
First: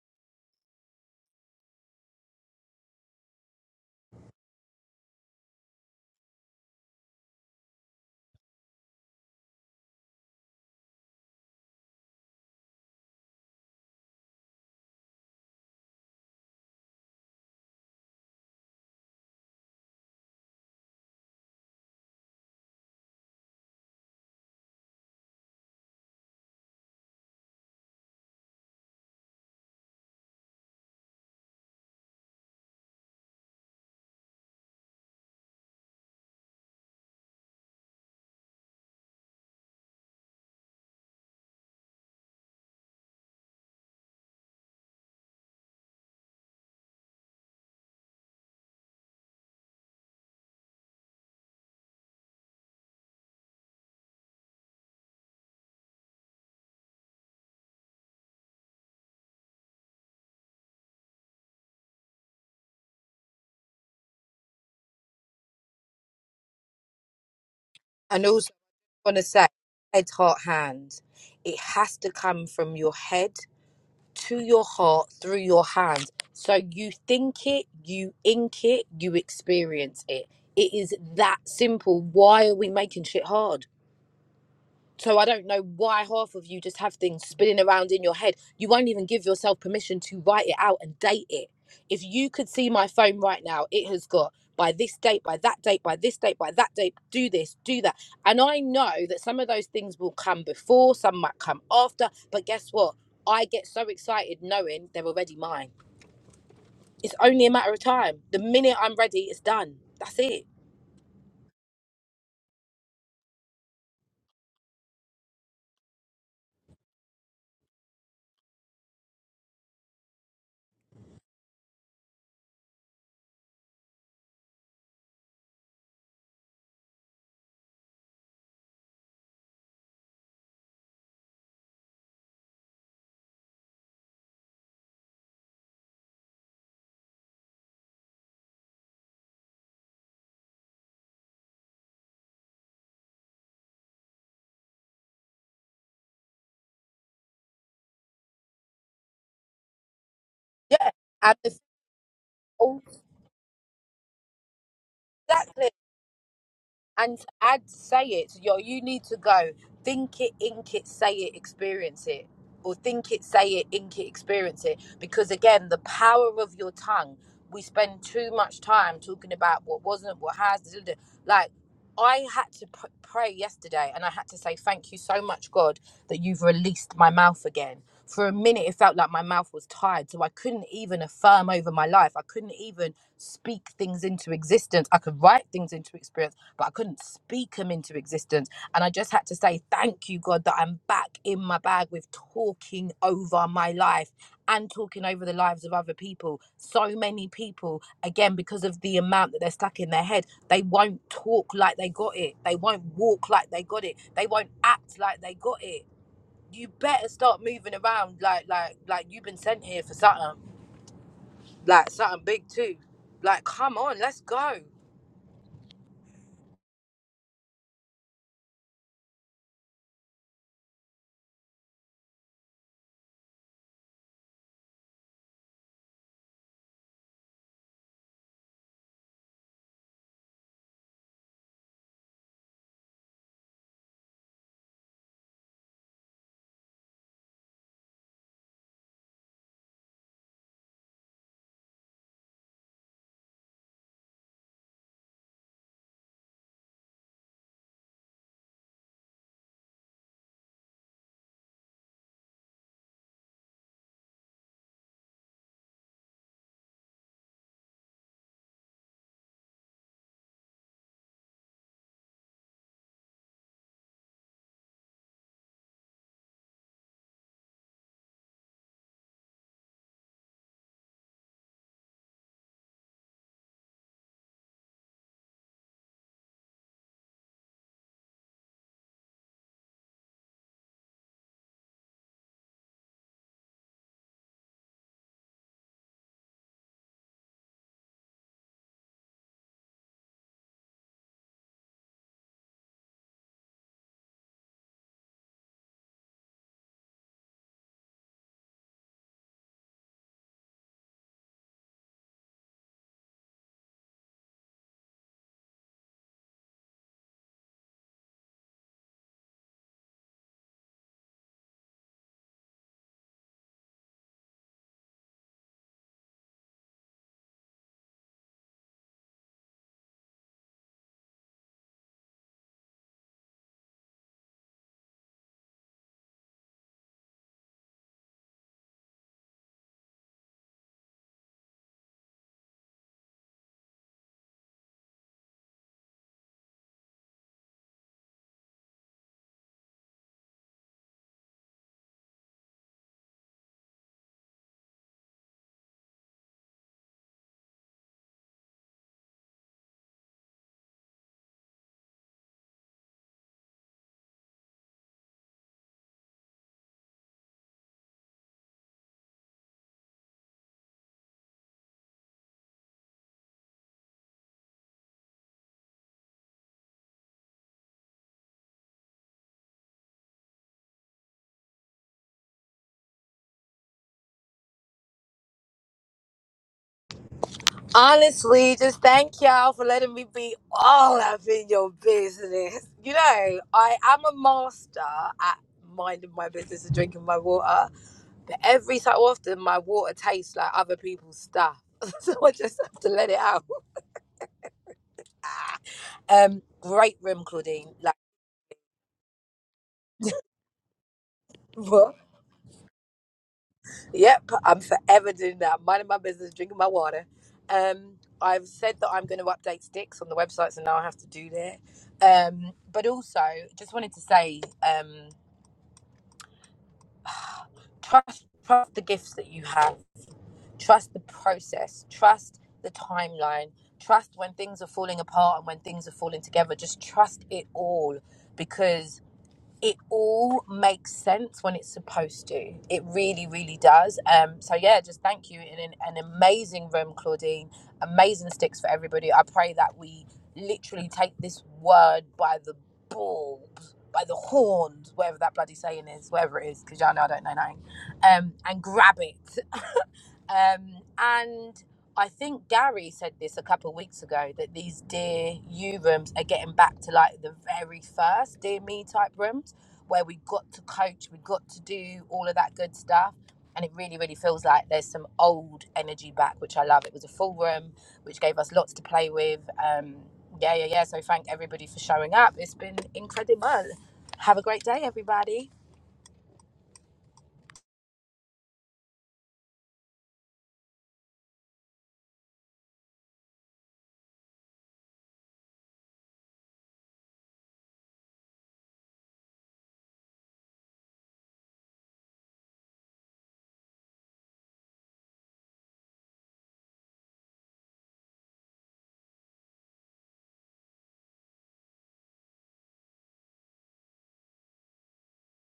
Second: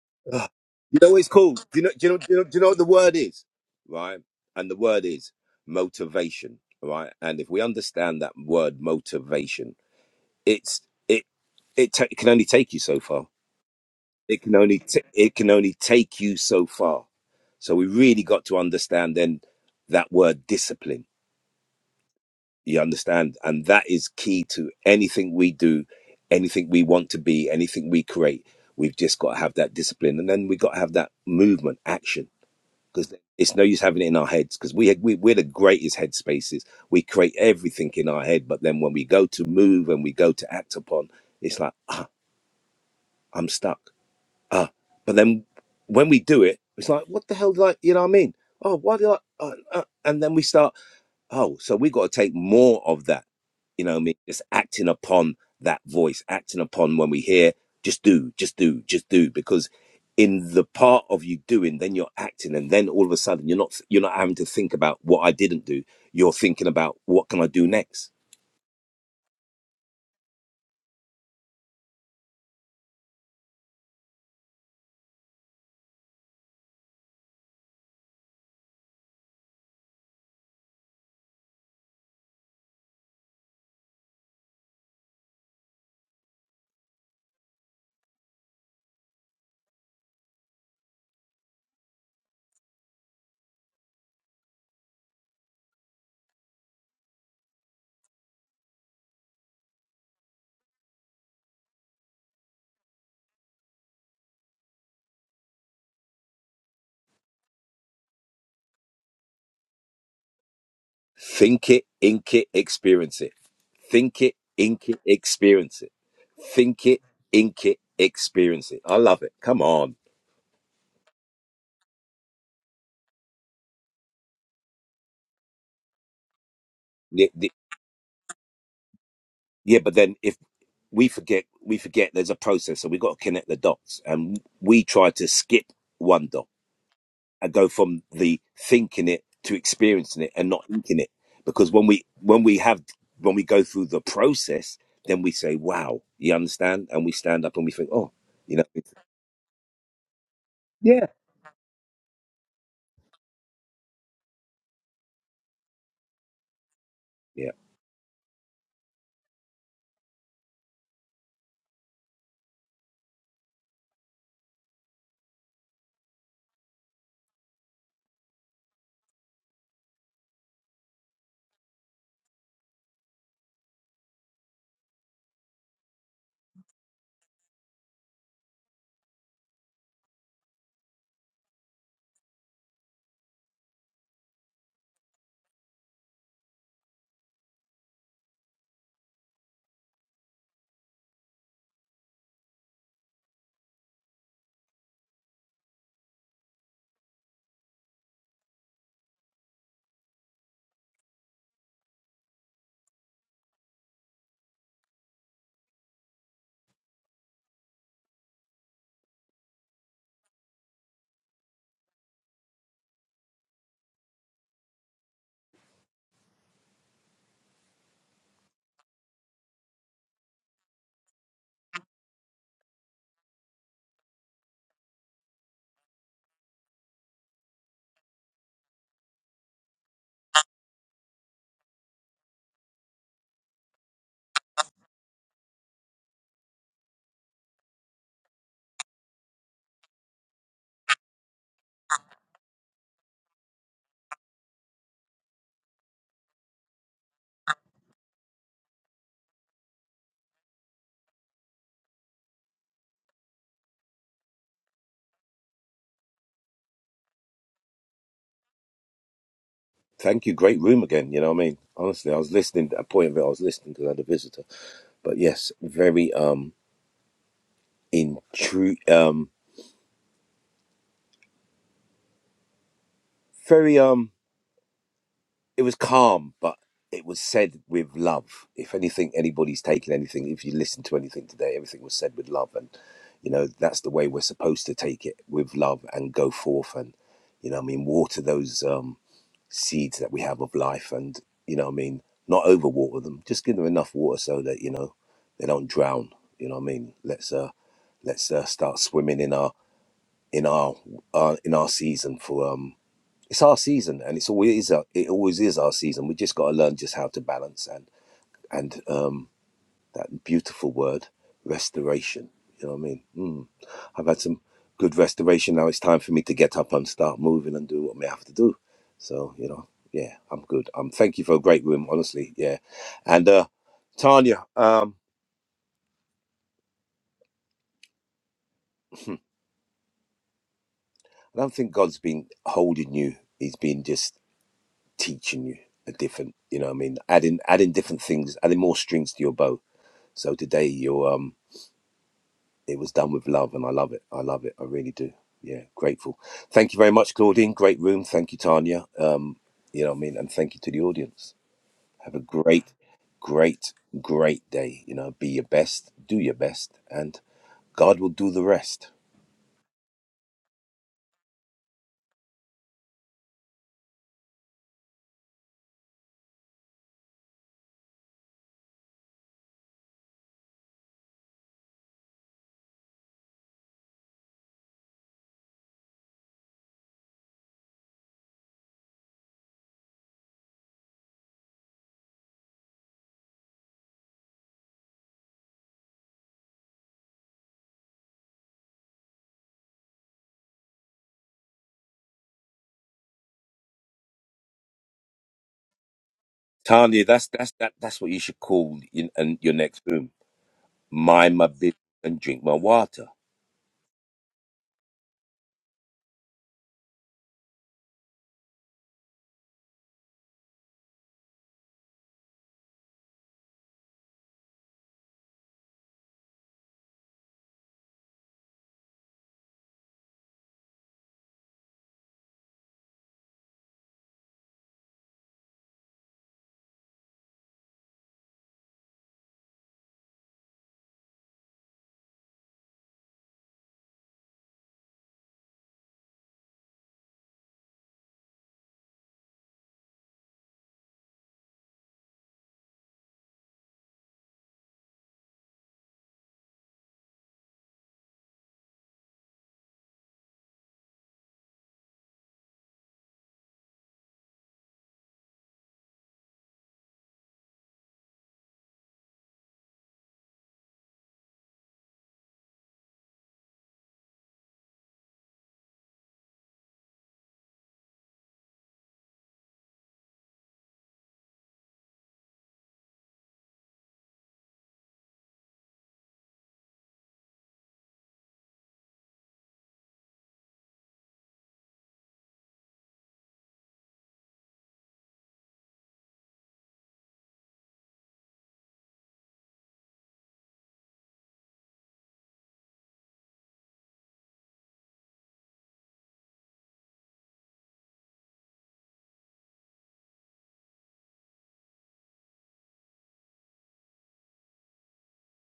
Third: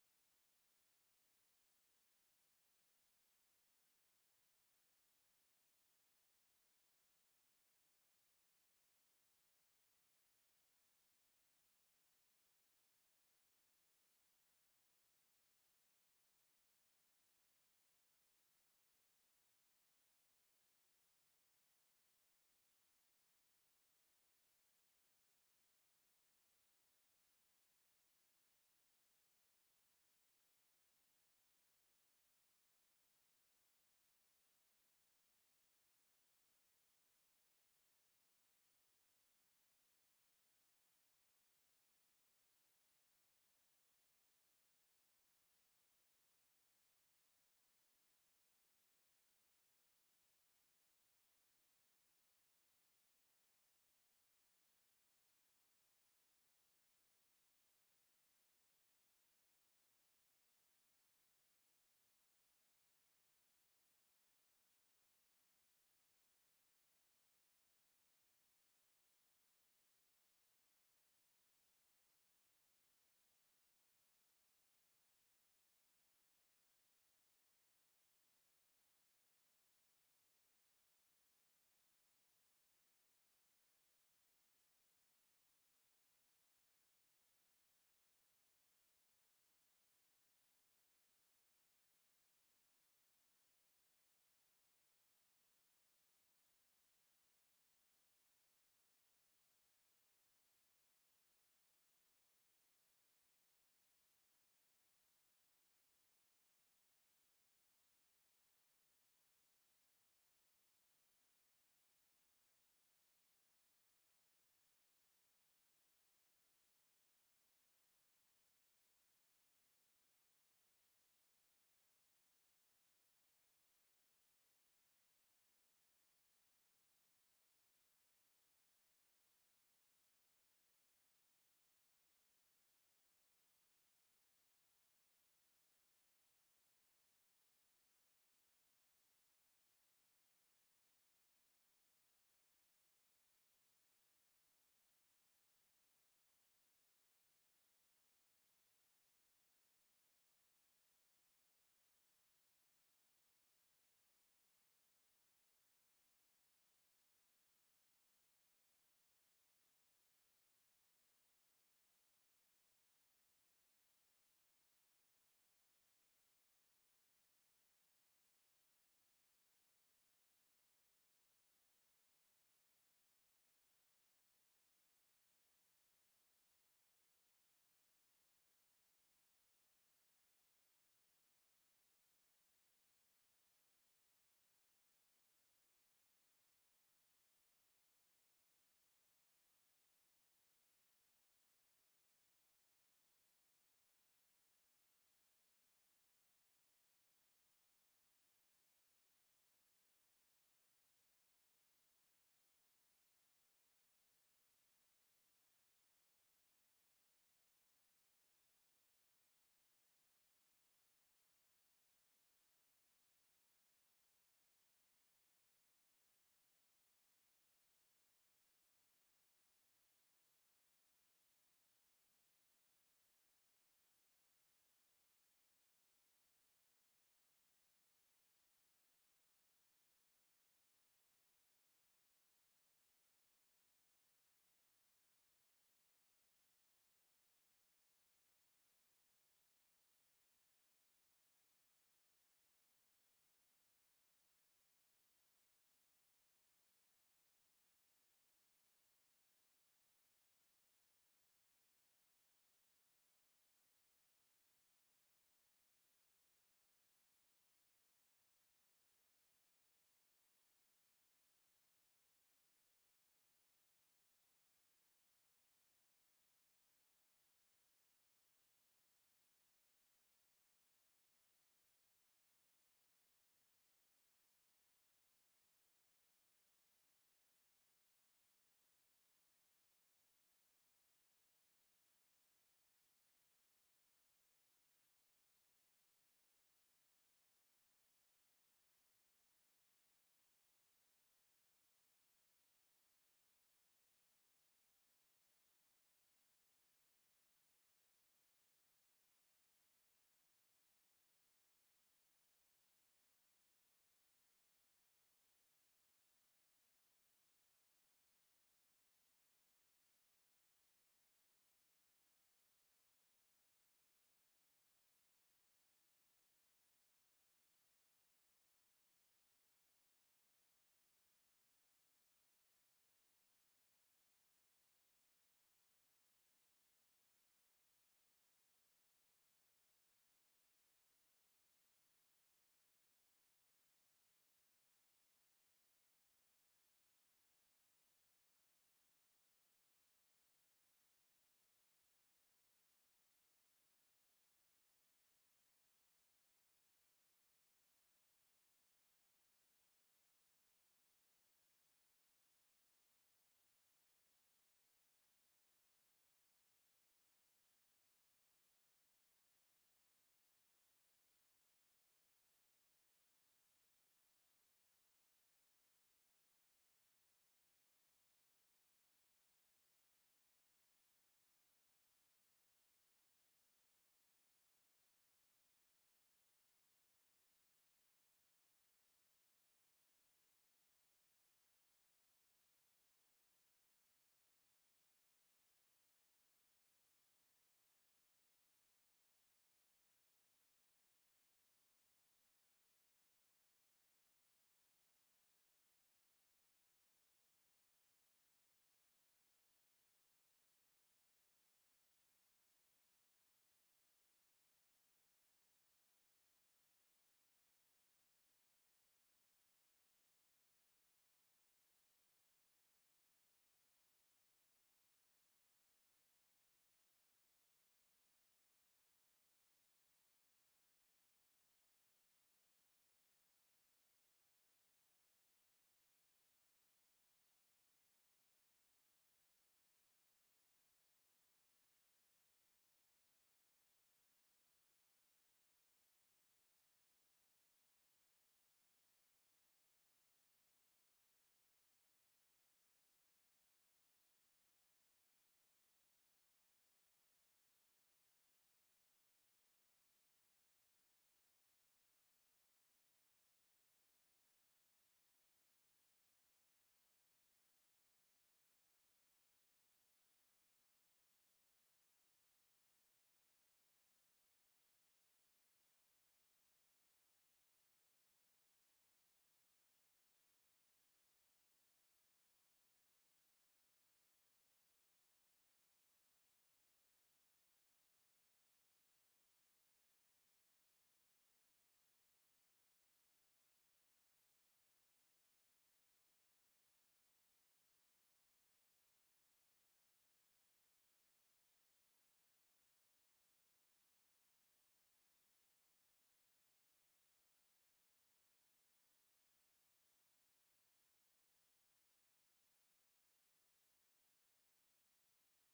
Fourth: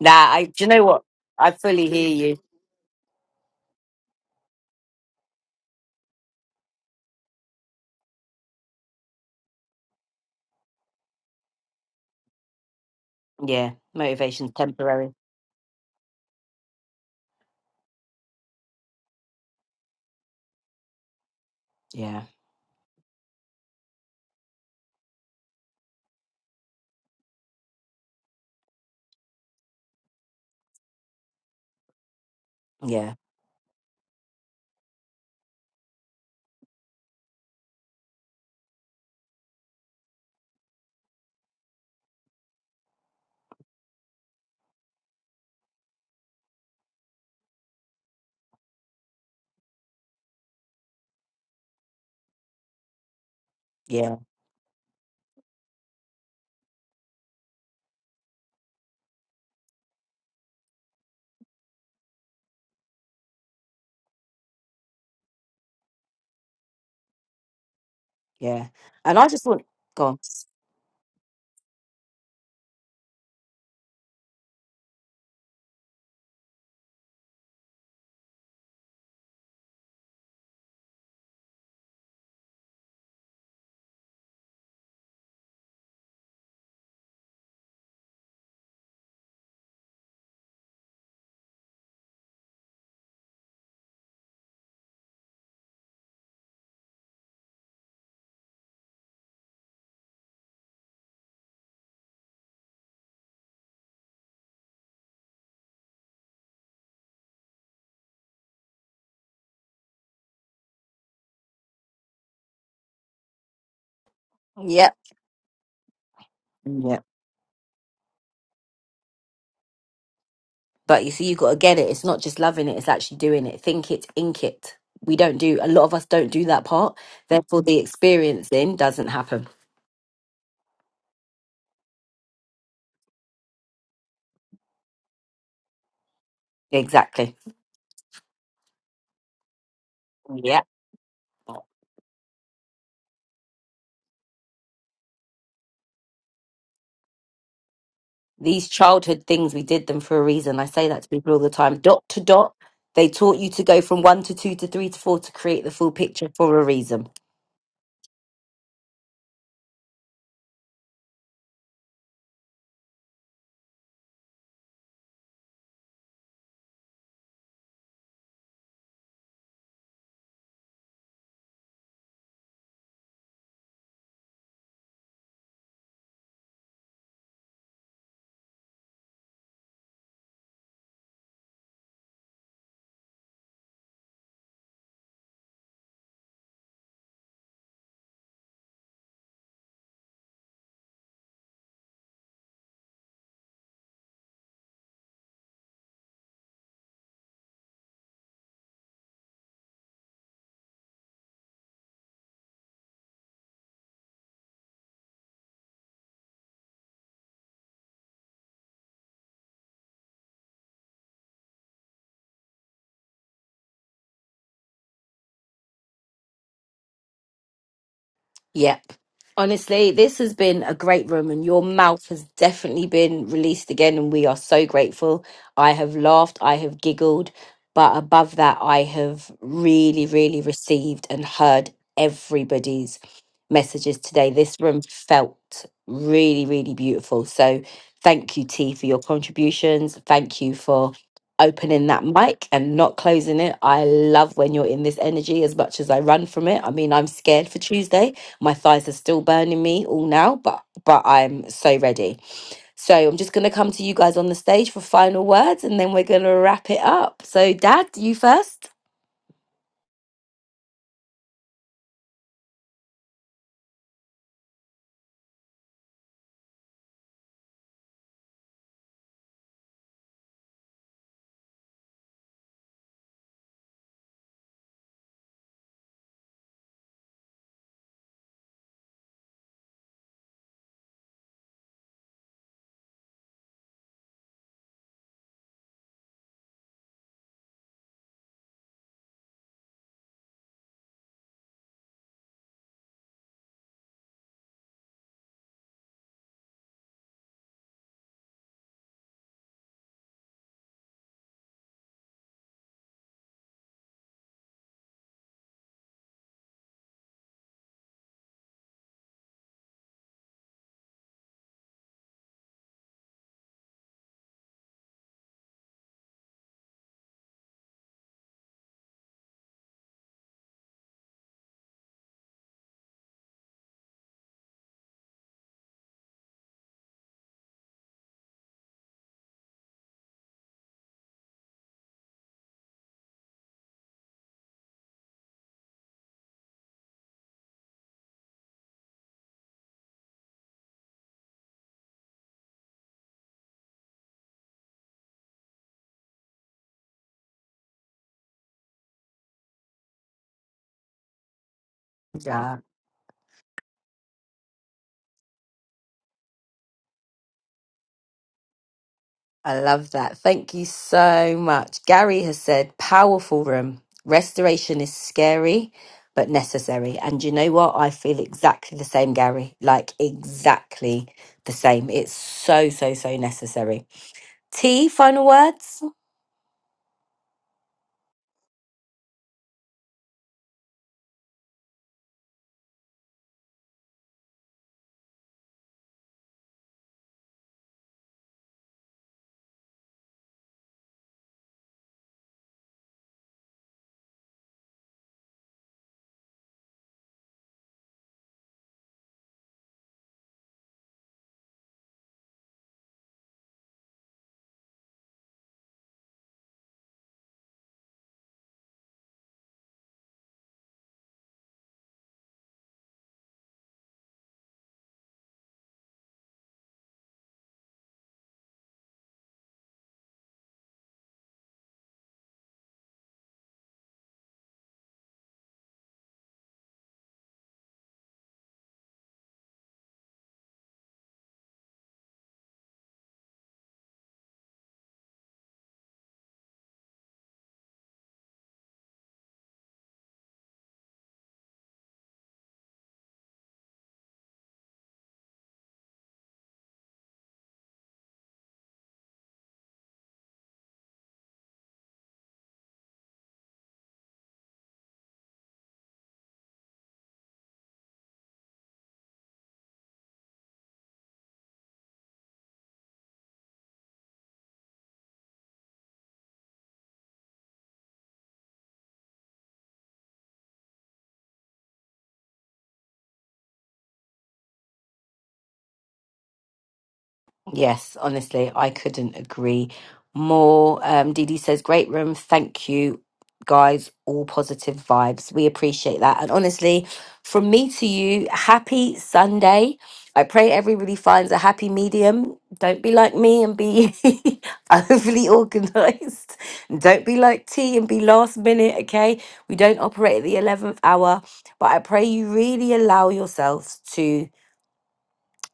Speaker 1: Nah,
Speaker 3: [sighs]
Speaker 1: I.
Speaker 3: Ugh.
Speaker 1: Do you know
Speaker 3: You
Speaker 1: what?
Speaker 3: know what it's
Speaker 1: I
Speaker 3: called? Do you
Speaker 1: fully
Speaker 3: know, do
Speaker 1: hear
Speaker 3: you know, do you
Speaker 1: you.
Speaker 3: know, do you know what the word is? Right? And the word is motivation, right? And if we understand that word motivation, it's it it, ta it can only take you so far.
Speaker 1: Yeah,
Speaker 3: It
Speaker 1: motivation's
Speaker 3: can only t-
Speaker 1: temporary.
Speaker 3: it can only take you so far. So we really got to understand then that word discipline.
Speaker 1: Yeah,
Speaker 3: You understand? And that is key to anything we do, anything we want to be, anything we create. We've just got to have that discipline and then we got to have that movement action
Speaker 1: yeah,
Speaker 3: because it's no use having it in our heads because we, we we're the greatest headspaces. We create everything in our head, but then when we go to move and we go to act upon, it's like I'm stuck. Ah, but then when we do it, it's like what the hell did I? You know what I mean? Oh, why did I? Uh, uh, and then we start. Oh, so we got to take more of that. You know what I mean?
Speaker 1: yeah,
Speaker 3: Just acting upon that voice, acting upon when we hear, just do, just do, just do. Because in the part of you doing, then you're acting, and then all of a sudden you're not you're not having to think about what I didn't do. You're thinking about what can I do next.
Speaker 2: And also,
Speaker 1: yeah.
Speaker 2: I want
Speaker 1: And
Speaker 2: to
Speaker 1: I just
Speaker 2: say,
Speaker 1: want go
Speaker 2: head,
Speaker 1: on.
Speaker 2: heart, hands. It has to come from your head to your heart through your hands. So you think it, you ink it, you experience it. It is that simple. Why are we making shit hard? So I don't know why half of you just have things spinning around in your head. You won't even give yourself permission to write it out and date it. If you could see my phone right now, it has got by this date, by that date, by this date, by that date, do this, do that. And I know that some of those things will come before, some might come after, but guess what? I get so excited knowing they're already mine. It's only a matter of time. The minute I'm ready, it's done. That's it.
Speaker 3: Think it, ink it, experience it. Think it, ink
Speaker 1: Yep,
Speaker 3: it, experience it. Think it,
Speaker 1: yep.
Speaker 3: ink it, experience it. I love it. Come on.
Speaker 1: But you see, you got to get it. It's not just loving it; it's actually doing it. Think it, ink it. We don't do. A lot of us don't do that part.
Speaker 3: Yeah, the-
Speaker 1: Therefore, the experiencing doesn't happen.
Speaker 3: yeah, but then if we forget we forget there's a process so we've got to connect the dots and we try to skip one dot
Speaker 1: Exactly.
Speaker 3: and go from the thinking it to experiencing it and not
Speaker 1: Yeah.
Speaker 3: thinking it because when we when we have when we go through the process then we say wow you understand and we stand up and we think oh you know
Speaker 1: These
Speaker 3: it's,
Speaker 1: childhood things, we did them for a reason. I say
Speaker 2: Yeah.
Speaker 1: that
Speaker 3: yeah
Speaker 1: to people
Speaker 2: And
Speaker 1: all the
Speaker 2: the,
Speaker 1: time. Dot to dot,
Speaker 2: oh,
Speaker 1: they taught you to go from one to two to three to four to create
Speaker 2: exactly.
Speaker 1: the full picture for a reason.
Speaker 2: and
Speaker 3: yeah
Speaker 2: add say it yo you need to go think it ink it say it experience it or think it say it ink it experience it because again the power of your tongue we spend too much time talking about what wasn't what has da, da, da. like i had to pr- pray yesterday and i had to say thank you so much god that you've released my mouth again for a minute it felt like my mouth was tied so i couldn't even affirm over my life i couldn't even speak things into existence. I could write things into experience but I couldn't speak them into existence. And I just had to say, thank you, God, that I'm back in my bag with talking over my life and talking over the lives of other people. So many people, again, because of the amount that they're stuck in their head, they won't talk like they got it. They won't walk like they got it. They won't act like they got it. You better start moving around like like like you've been sent here for something. Like something big too. Like come on, let's go.
Speaker 1: Yep. Honestly, this has been a great room, and your mouth has definitely been released again, and we are so grateful. I have laughed, I have giggled, but above that, I have really, really received and heard everybody's messages today. This room felt really, really beautiful. So, thank you, T, for your contributions. Thank you for opening that mic and not closing it. I love when you're in this energy as much as I run from it. I mean, I'm scared for Tuesday my thighs are still burning me all now, but but I'm so ready. So I'm just gonna come to you guys on the stage for final words, and then we're gonna wrap it up. So, Dad, you first.
Speaker 3: thank you great room again you know what i mean honestly i was listening at a point of it i was listening because i had a visitor but yes very um intru- um very um it was calm, but it was said with love. If anything, anybody's taken anything, if you listen to anything today, everything was said with love. And, you know, that's the way we're supposed to take it with love and go forth and, you know, what I mean, water those um, seeds that we have of life and, you know, what I mean, not overwater them, just give them enough water so that, you know, they don't drown. You know what I mean? Let's, uh, let's uh, start swimming in our, in our, uh, in our season for, um, it's our season and it's always is our, it always is our season we just got to learn just how to balance and and um that beautiful word restoration you know what i mean mm. i've had some good restoration now it's time for me to get up and start moving and do what i have to do so you know yeah i'm good um thank you for a great room honestly yeah and uh tanya um [laughs] [clears throat] I don't think God's been holding you. He's been just teaching you a different, you know what I mean? Adding adding different things, adding more strings to your bow So today you um it was done with love and I love it. I love it. I really do. Yeah, grateful. Thank you very much, Claudine. Great room. Thank you, Tanya. Um, you know what I mean? And thank you to the audience. Have a
Speaker 1: Yeah,
Speaker 3: great, great, great day. You know, be your best, do your best, and God will do the rest.
Speaker 1: I love that. Thank you so much. Gary has said, powerful room. Restoration is scary, but necessary. And you know what? I feel exactly the same, Gary. Like, exactly the same. It's so, so, so necessary. T, final words?
Speaker 2: Honestly, just thank y'all for letting me be all up in your business. You know, I am a master at minding my business and drinking my water, but every so often my water tastes like other people's stuff. [laughs] so I just have to let it out. Um, great
Speaker 3: Tanya,
Speaker 2: room,
Speaker 3: that's that's that
Speaker 2: Claudine. Like,
Speaker 3: that's what you should call in, in your next room. Mind my business
Speaker 2: what?
Speaker 3: and drink my water.
Speaker 2: Yep, I'm forever doing that. Minding my business, drinking my water. Um, I've said that I'm going to update sticks on the website, so now I have to do that. Um, but also, just wanted to say. Um, trust trust the gifts that you have trust the process trust the timeline trust when things are falling apart and when things are falling together just trust it all because it all makes sense when it's supposed to. It really, really does. Um, so yeah, just thank you. In an, an amazing room, Claudine. Amazing sticks for everybody. I pray that we literally take this word by the balls, by the horns, whatever that bloody saying is, whatever it is, because y'all know I don't know nothing, um, and grab it [laughs] Um, and I think Gary said this a couple of weeks ago that these Dear You rooms are getting back to like the very first Dear Me type rooms where we got to coach, we got to do all of that good stuff. And it really, really feels like there's some old energy back, which I love. It was a full room, which gave us lots to play with. Um, yeah, yeah, yeah. So thank everybody for showing up. It's been incredible. Have a great day, everybody.
Speaker 1: Yes, honestly, I couldn't agree more. Um, Dee Dee says, Great room. Thank you, guys. All positive vibes. We appreciate that. And honestly, from me to you, happy Sunday. I pray everybody finds a happy medium. Don't be like me and be [laughs] overly organized. Don't be like T and be last minute, okay? We don't operate at the 11th hour, but I pray you really allow yourselves to.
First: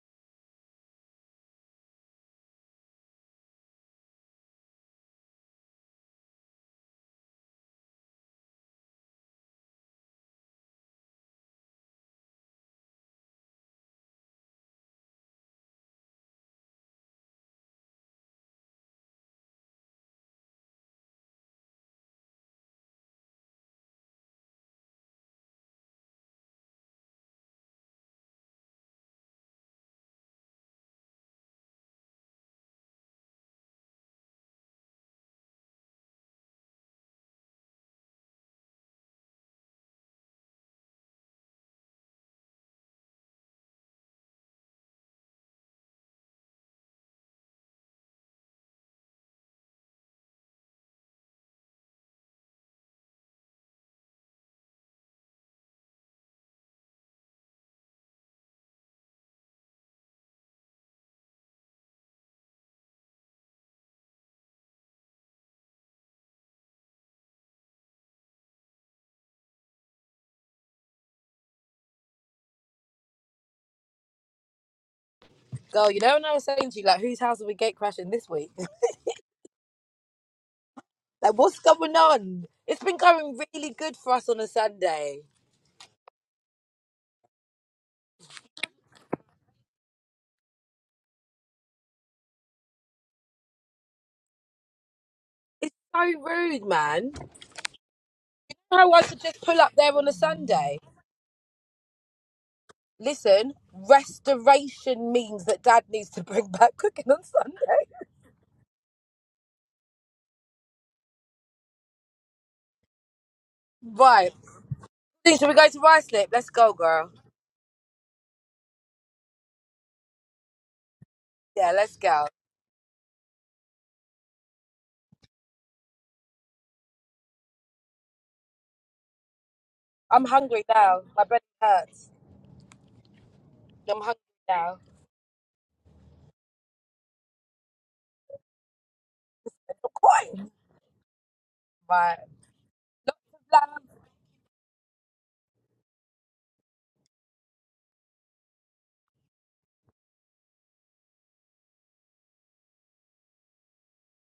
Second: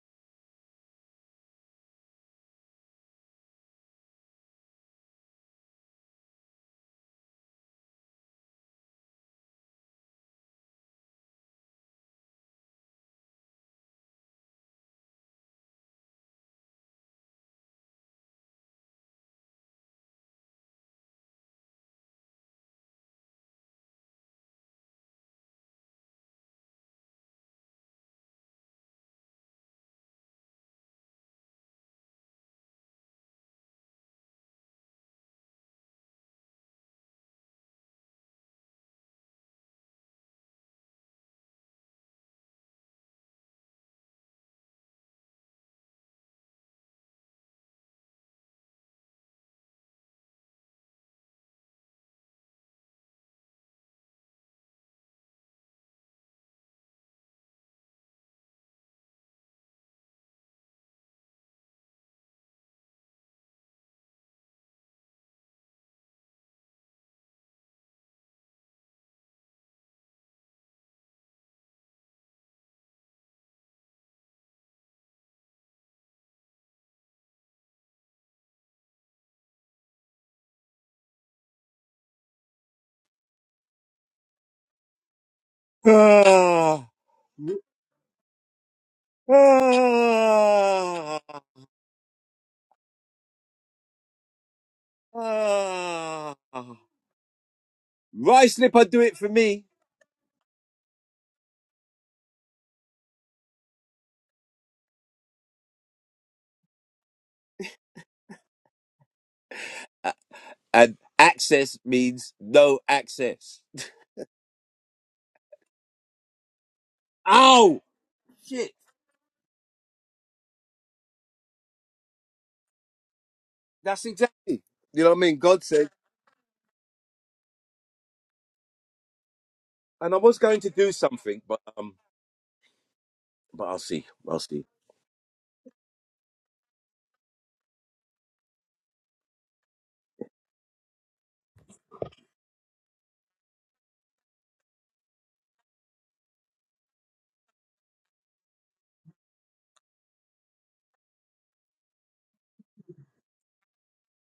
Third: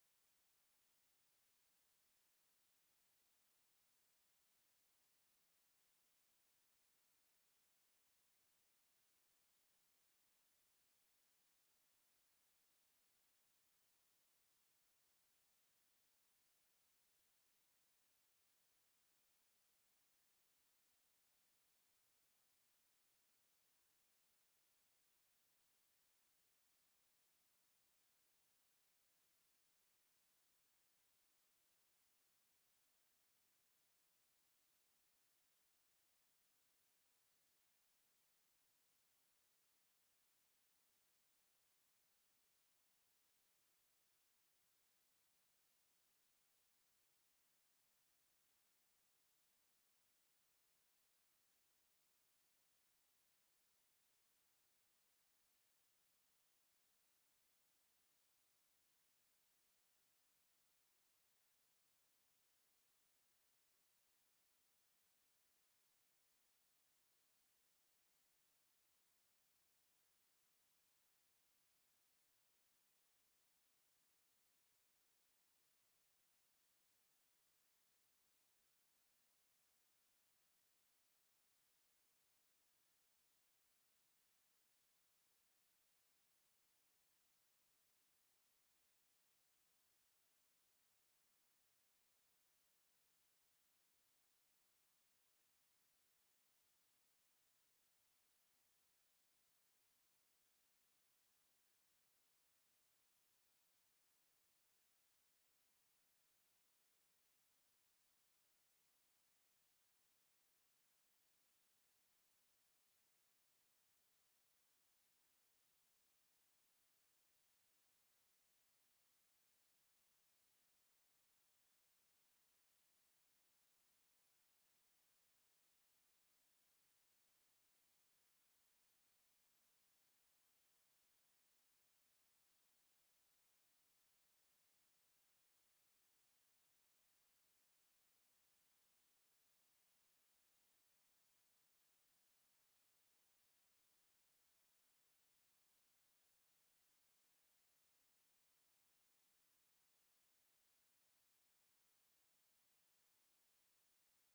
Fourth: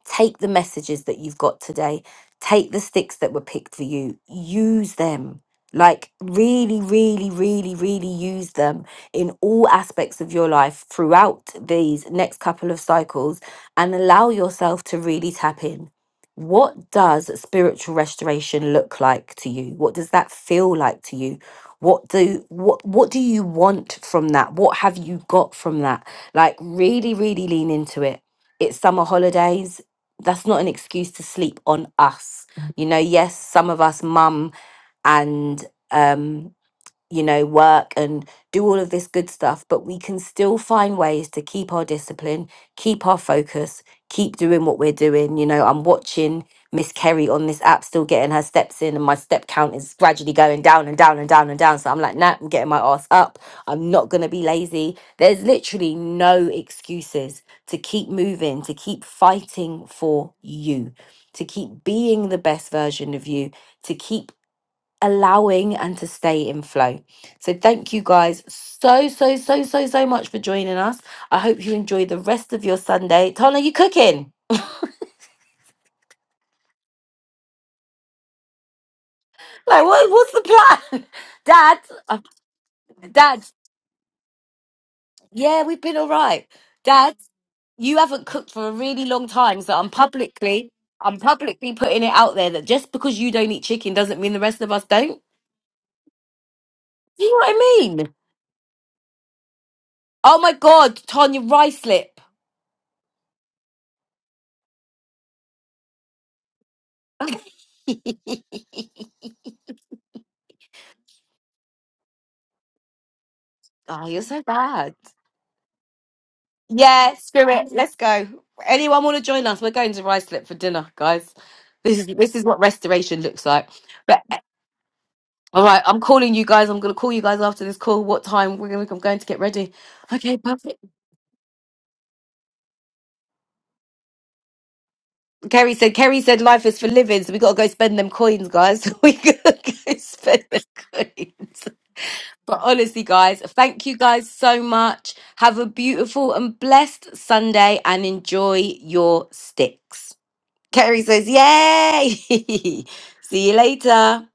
Speaker 1: Take the messages that you've got today, take the sticks that were picked for you, use them. Like, really, really, really, really use them in all aspects of your life throughout these next couple of cycles and allow yourself to really tap in. What does spiritual restoration look like to you? What does that feel like to you? What do what what do you want from that? What have you got from that? Like really really lean into it. It's summer holidays that's not an excuse to sleep on us. You know, yes, some of us mum and um you know, work and do all of this good stuff, but we can still find ways to keep our discipline, keep our focus, keep doing what we're doing. You know, I'm watching Miss Kerry on this app still getting her steps in, and my step count is gradually going down and down and down and down. So I'm like, nah, I'm getting my ass up. I'm not going to be lazy. There's literally no excuses to keep moving, to keep fighting for you, to keep being the best version of you, to keep allowing and to stay in flow. So thank you guys so so so so so much for joining us. I hope you enjoy the rest of your Sunday. Tana, you cooking?
Speaker 2: Girl, you know when I was saying to you, like, whose house are we gate crashing this week?
Speaker 1: Like what what's the plan?
Speaker 2: Like,
Speaker 1: [laughs]
Speaker 2: what's
Speaker 1: Dad,
Speaker 2: going
Speaker 1: uh,
Speaker 2: on? It's been going
Speaker 1: Dad,
Speaker 2: really good for us on a Sunday.
Speaker 1: yeah, we've been all right.
Speaker 3: Ah,
Speaker 1: Dad, you haven't cooked for a really long time, so I'm publicly I'm
Speaker 3: ah,
Speaker 1: publicly putting it out there that just because you don't eat chicken doesn't mean the rest of us don't.
Speaker 2: It's so rude,
Speaker 3: ah.
Speaker 2: man.
Speaker 1: Do you know what I mean?
Speaker 3: Rice slipper,
Speaker 2: How
Speaker 3: do
Speaker 2: I
Speaker 3: it
Speaker 2: should
Speaker 3: for
Speaker 2: just pull
Speaker 3: me.
Speaker 2: up there on a
Speaker 1: Oh my
Speaker 2: Sunday.
Speaker 1: god, Tanya rice lip.
Speaker 2: Listen, restoration means that Dad needs to [laughs] bring back cooking on Sunday.
Speaker 1: [laughs] oh,
Speaker 3: A- And access means no access.
Speaker 1: you're
Speaker 2: Right.
Speaker 1: so bad.
Speaker 2: Think, Should we go to Rice Lip? Let's go, girl.
Speaker 1: Yeah, screw it.
Speaker 3: Ow!
Speaker 1: Let's go.
Speaker 3: Shit.
Speaker 1: Anyone want to join us? We're going to Ruislip for dinner, guys.
Speaker 2: Yeah, let's
Speaker 1: This is
Speaker 2: go.
Speaker 1: this is what restoration looks like.
Speaker 3: That's
Speaker 1: But
Speaker 3: exactly. You know what I mean?
Speaker 1: all
Speaker 3: God
Speaker 1: right,
Speaker 3: said,
Speaker 1: I'm calling you guys. I'm going to call you guys after this call. What time? We're going. I'm going to get ready.
Speaker 3: and I
Speaker 2: I'm
Speaker 1: Okay,
Speaker 3: was going
Speaker 2: hungry
Speaker 3: to
Speaker 1: perfect.
Speaker 3: do
Speaker 2: now. My
Speaker 3: something,
Speaker 2: belly
Speaker 3: but um,
Speaker 2: hurts.
Speaker 3: but I'll
Speaker 2: I'm
Speaker 3: see.
Speaker 2: hungry
Speaker 3: I'll see.
Speaker 2: now.
Speaker 1: Kerry said. Kerry said life is for living, so we got to go spend them coins, guys. [laughs] we got to go spend
Speaker 2: Coin.
Speaker 1: them coins.
Speaker 2: Right.
Speaker 1: But honestly, guys, thank you guys so much. Have a beautiful and blessed Sunday, and enjoy your sticks. Terry says, Yay! [laughs] See you later.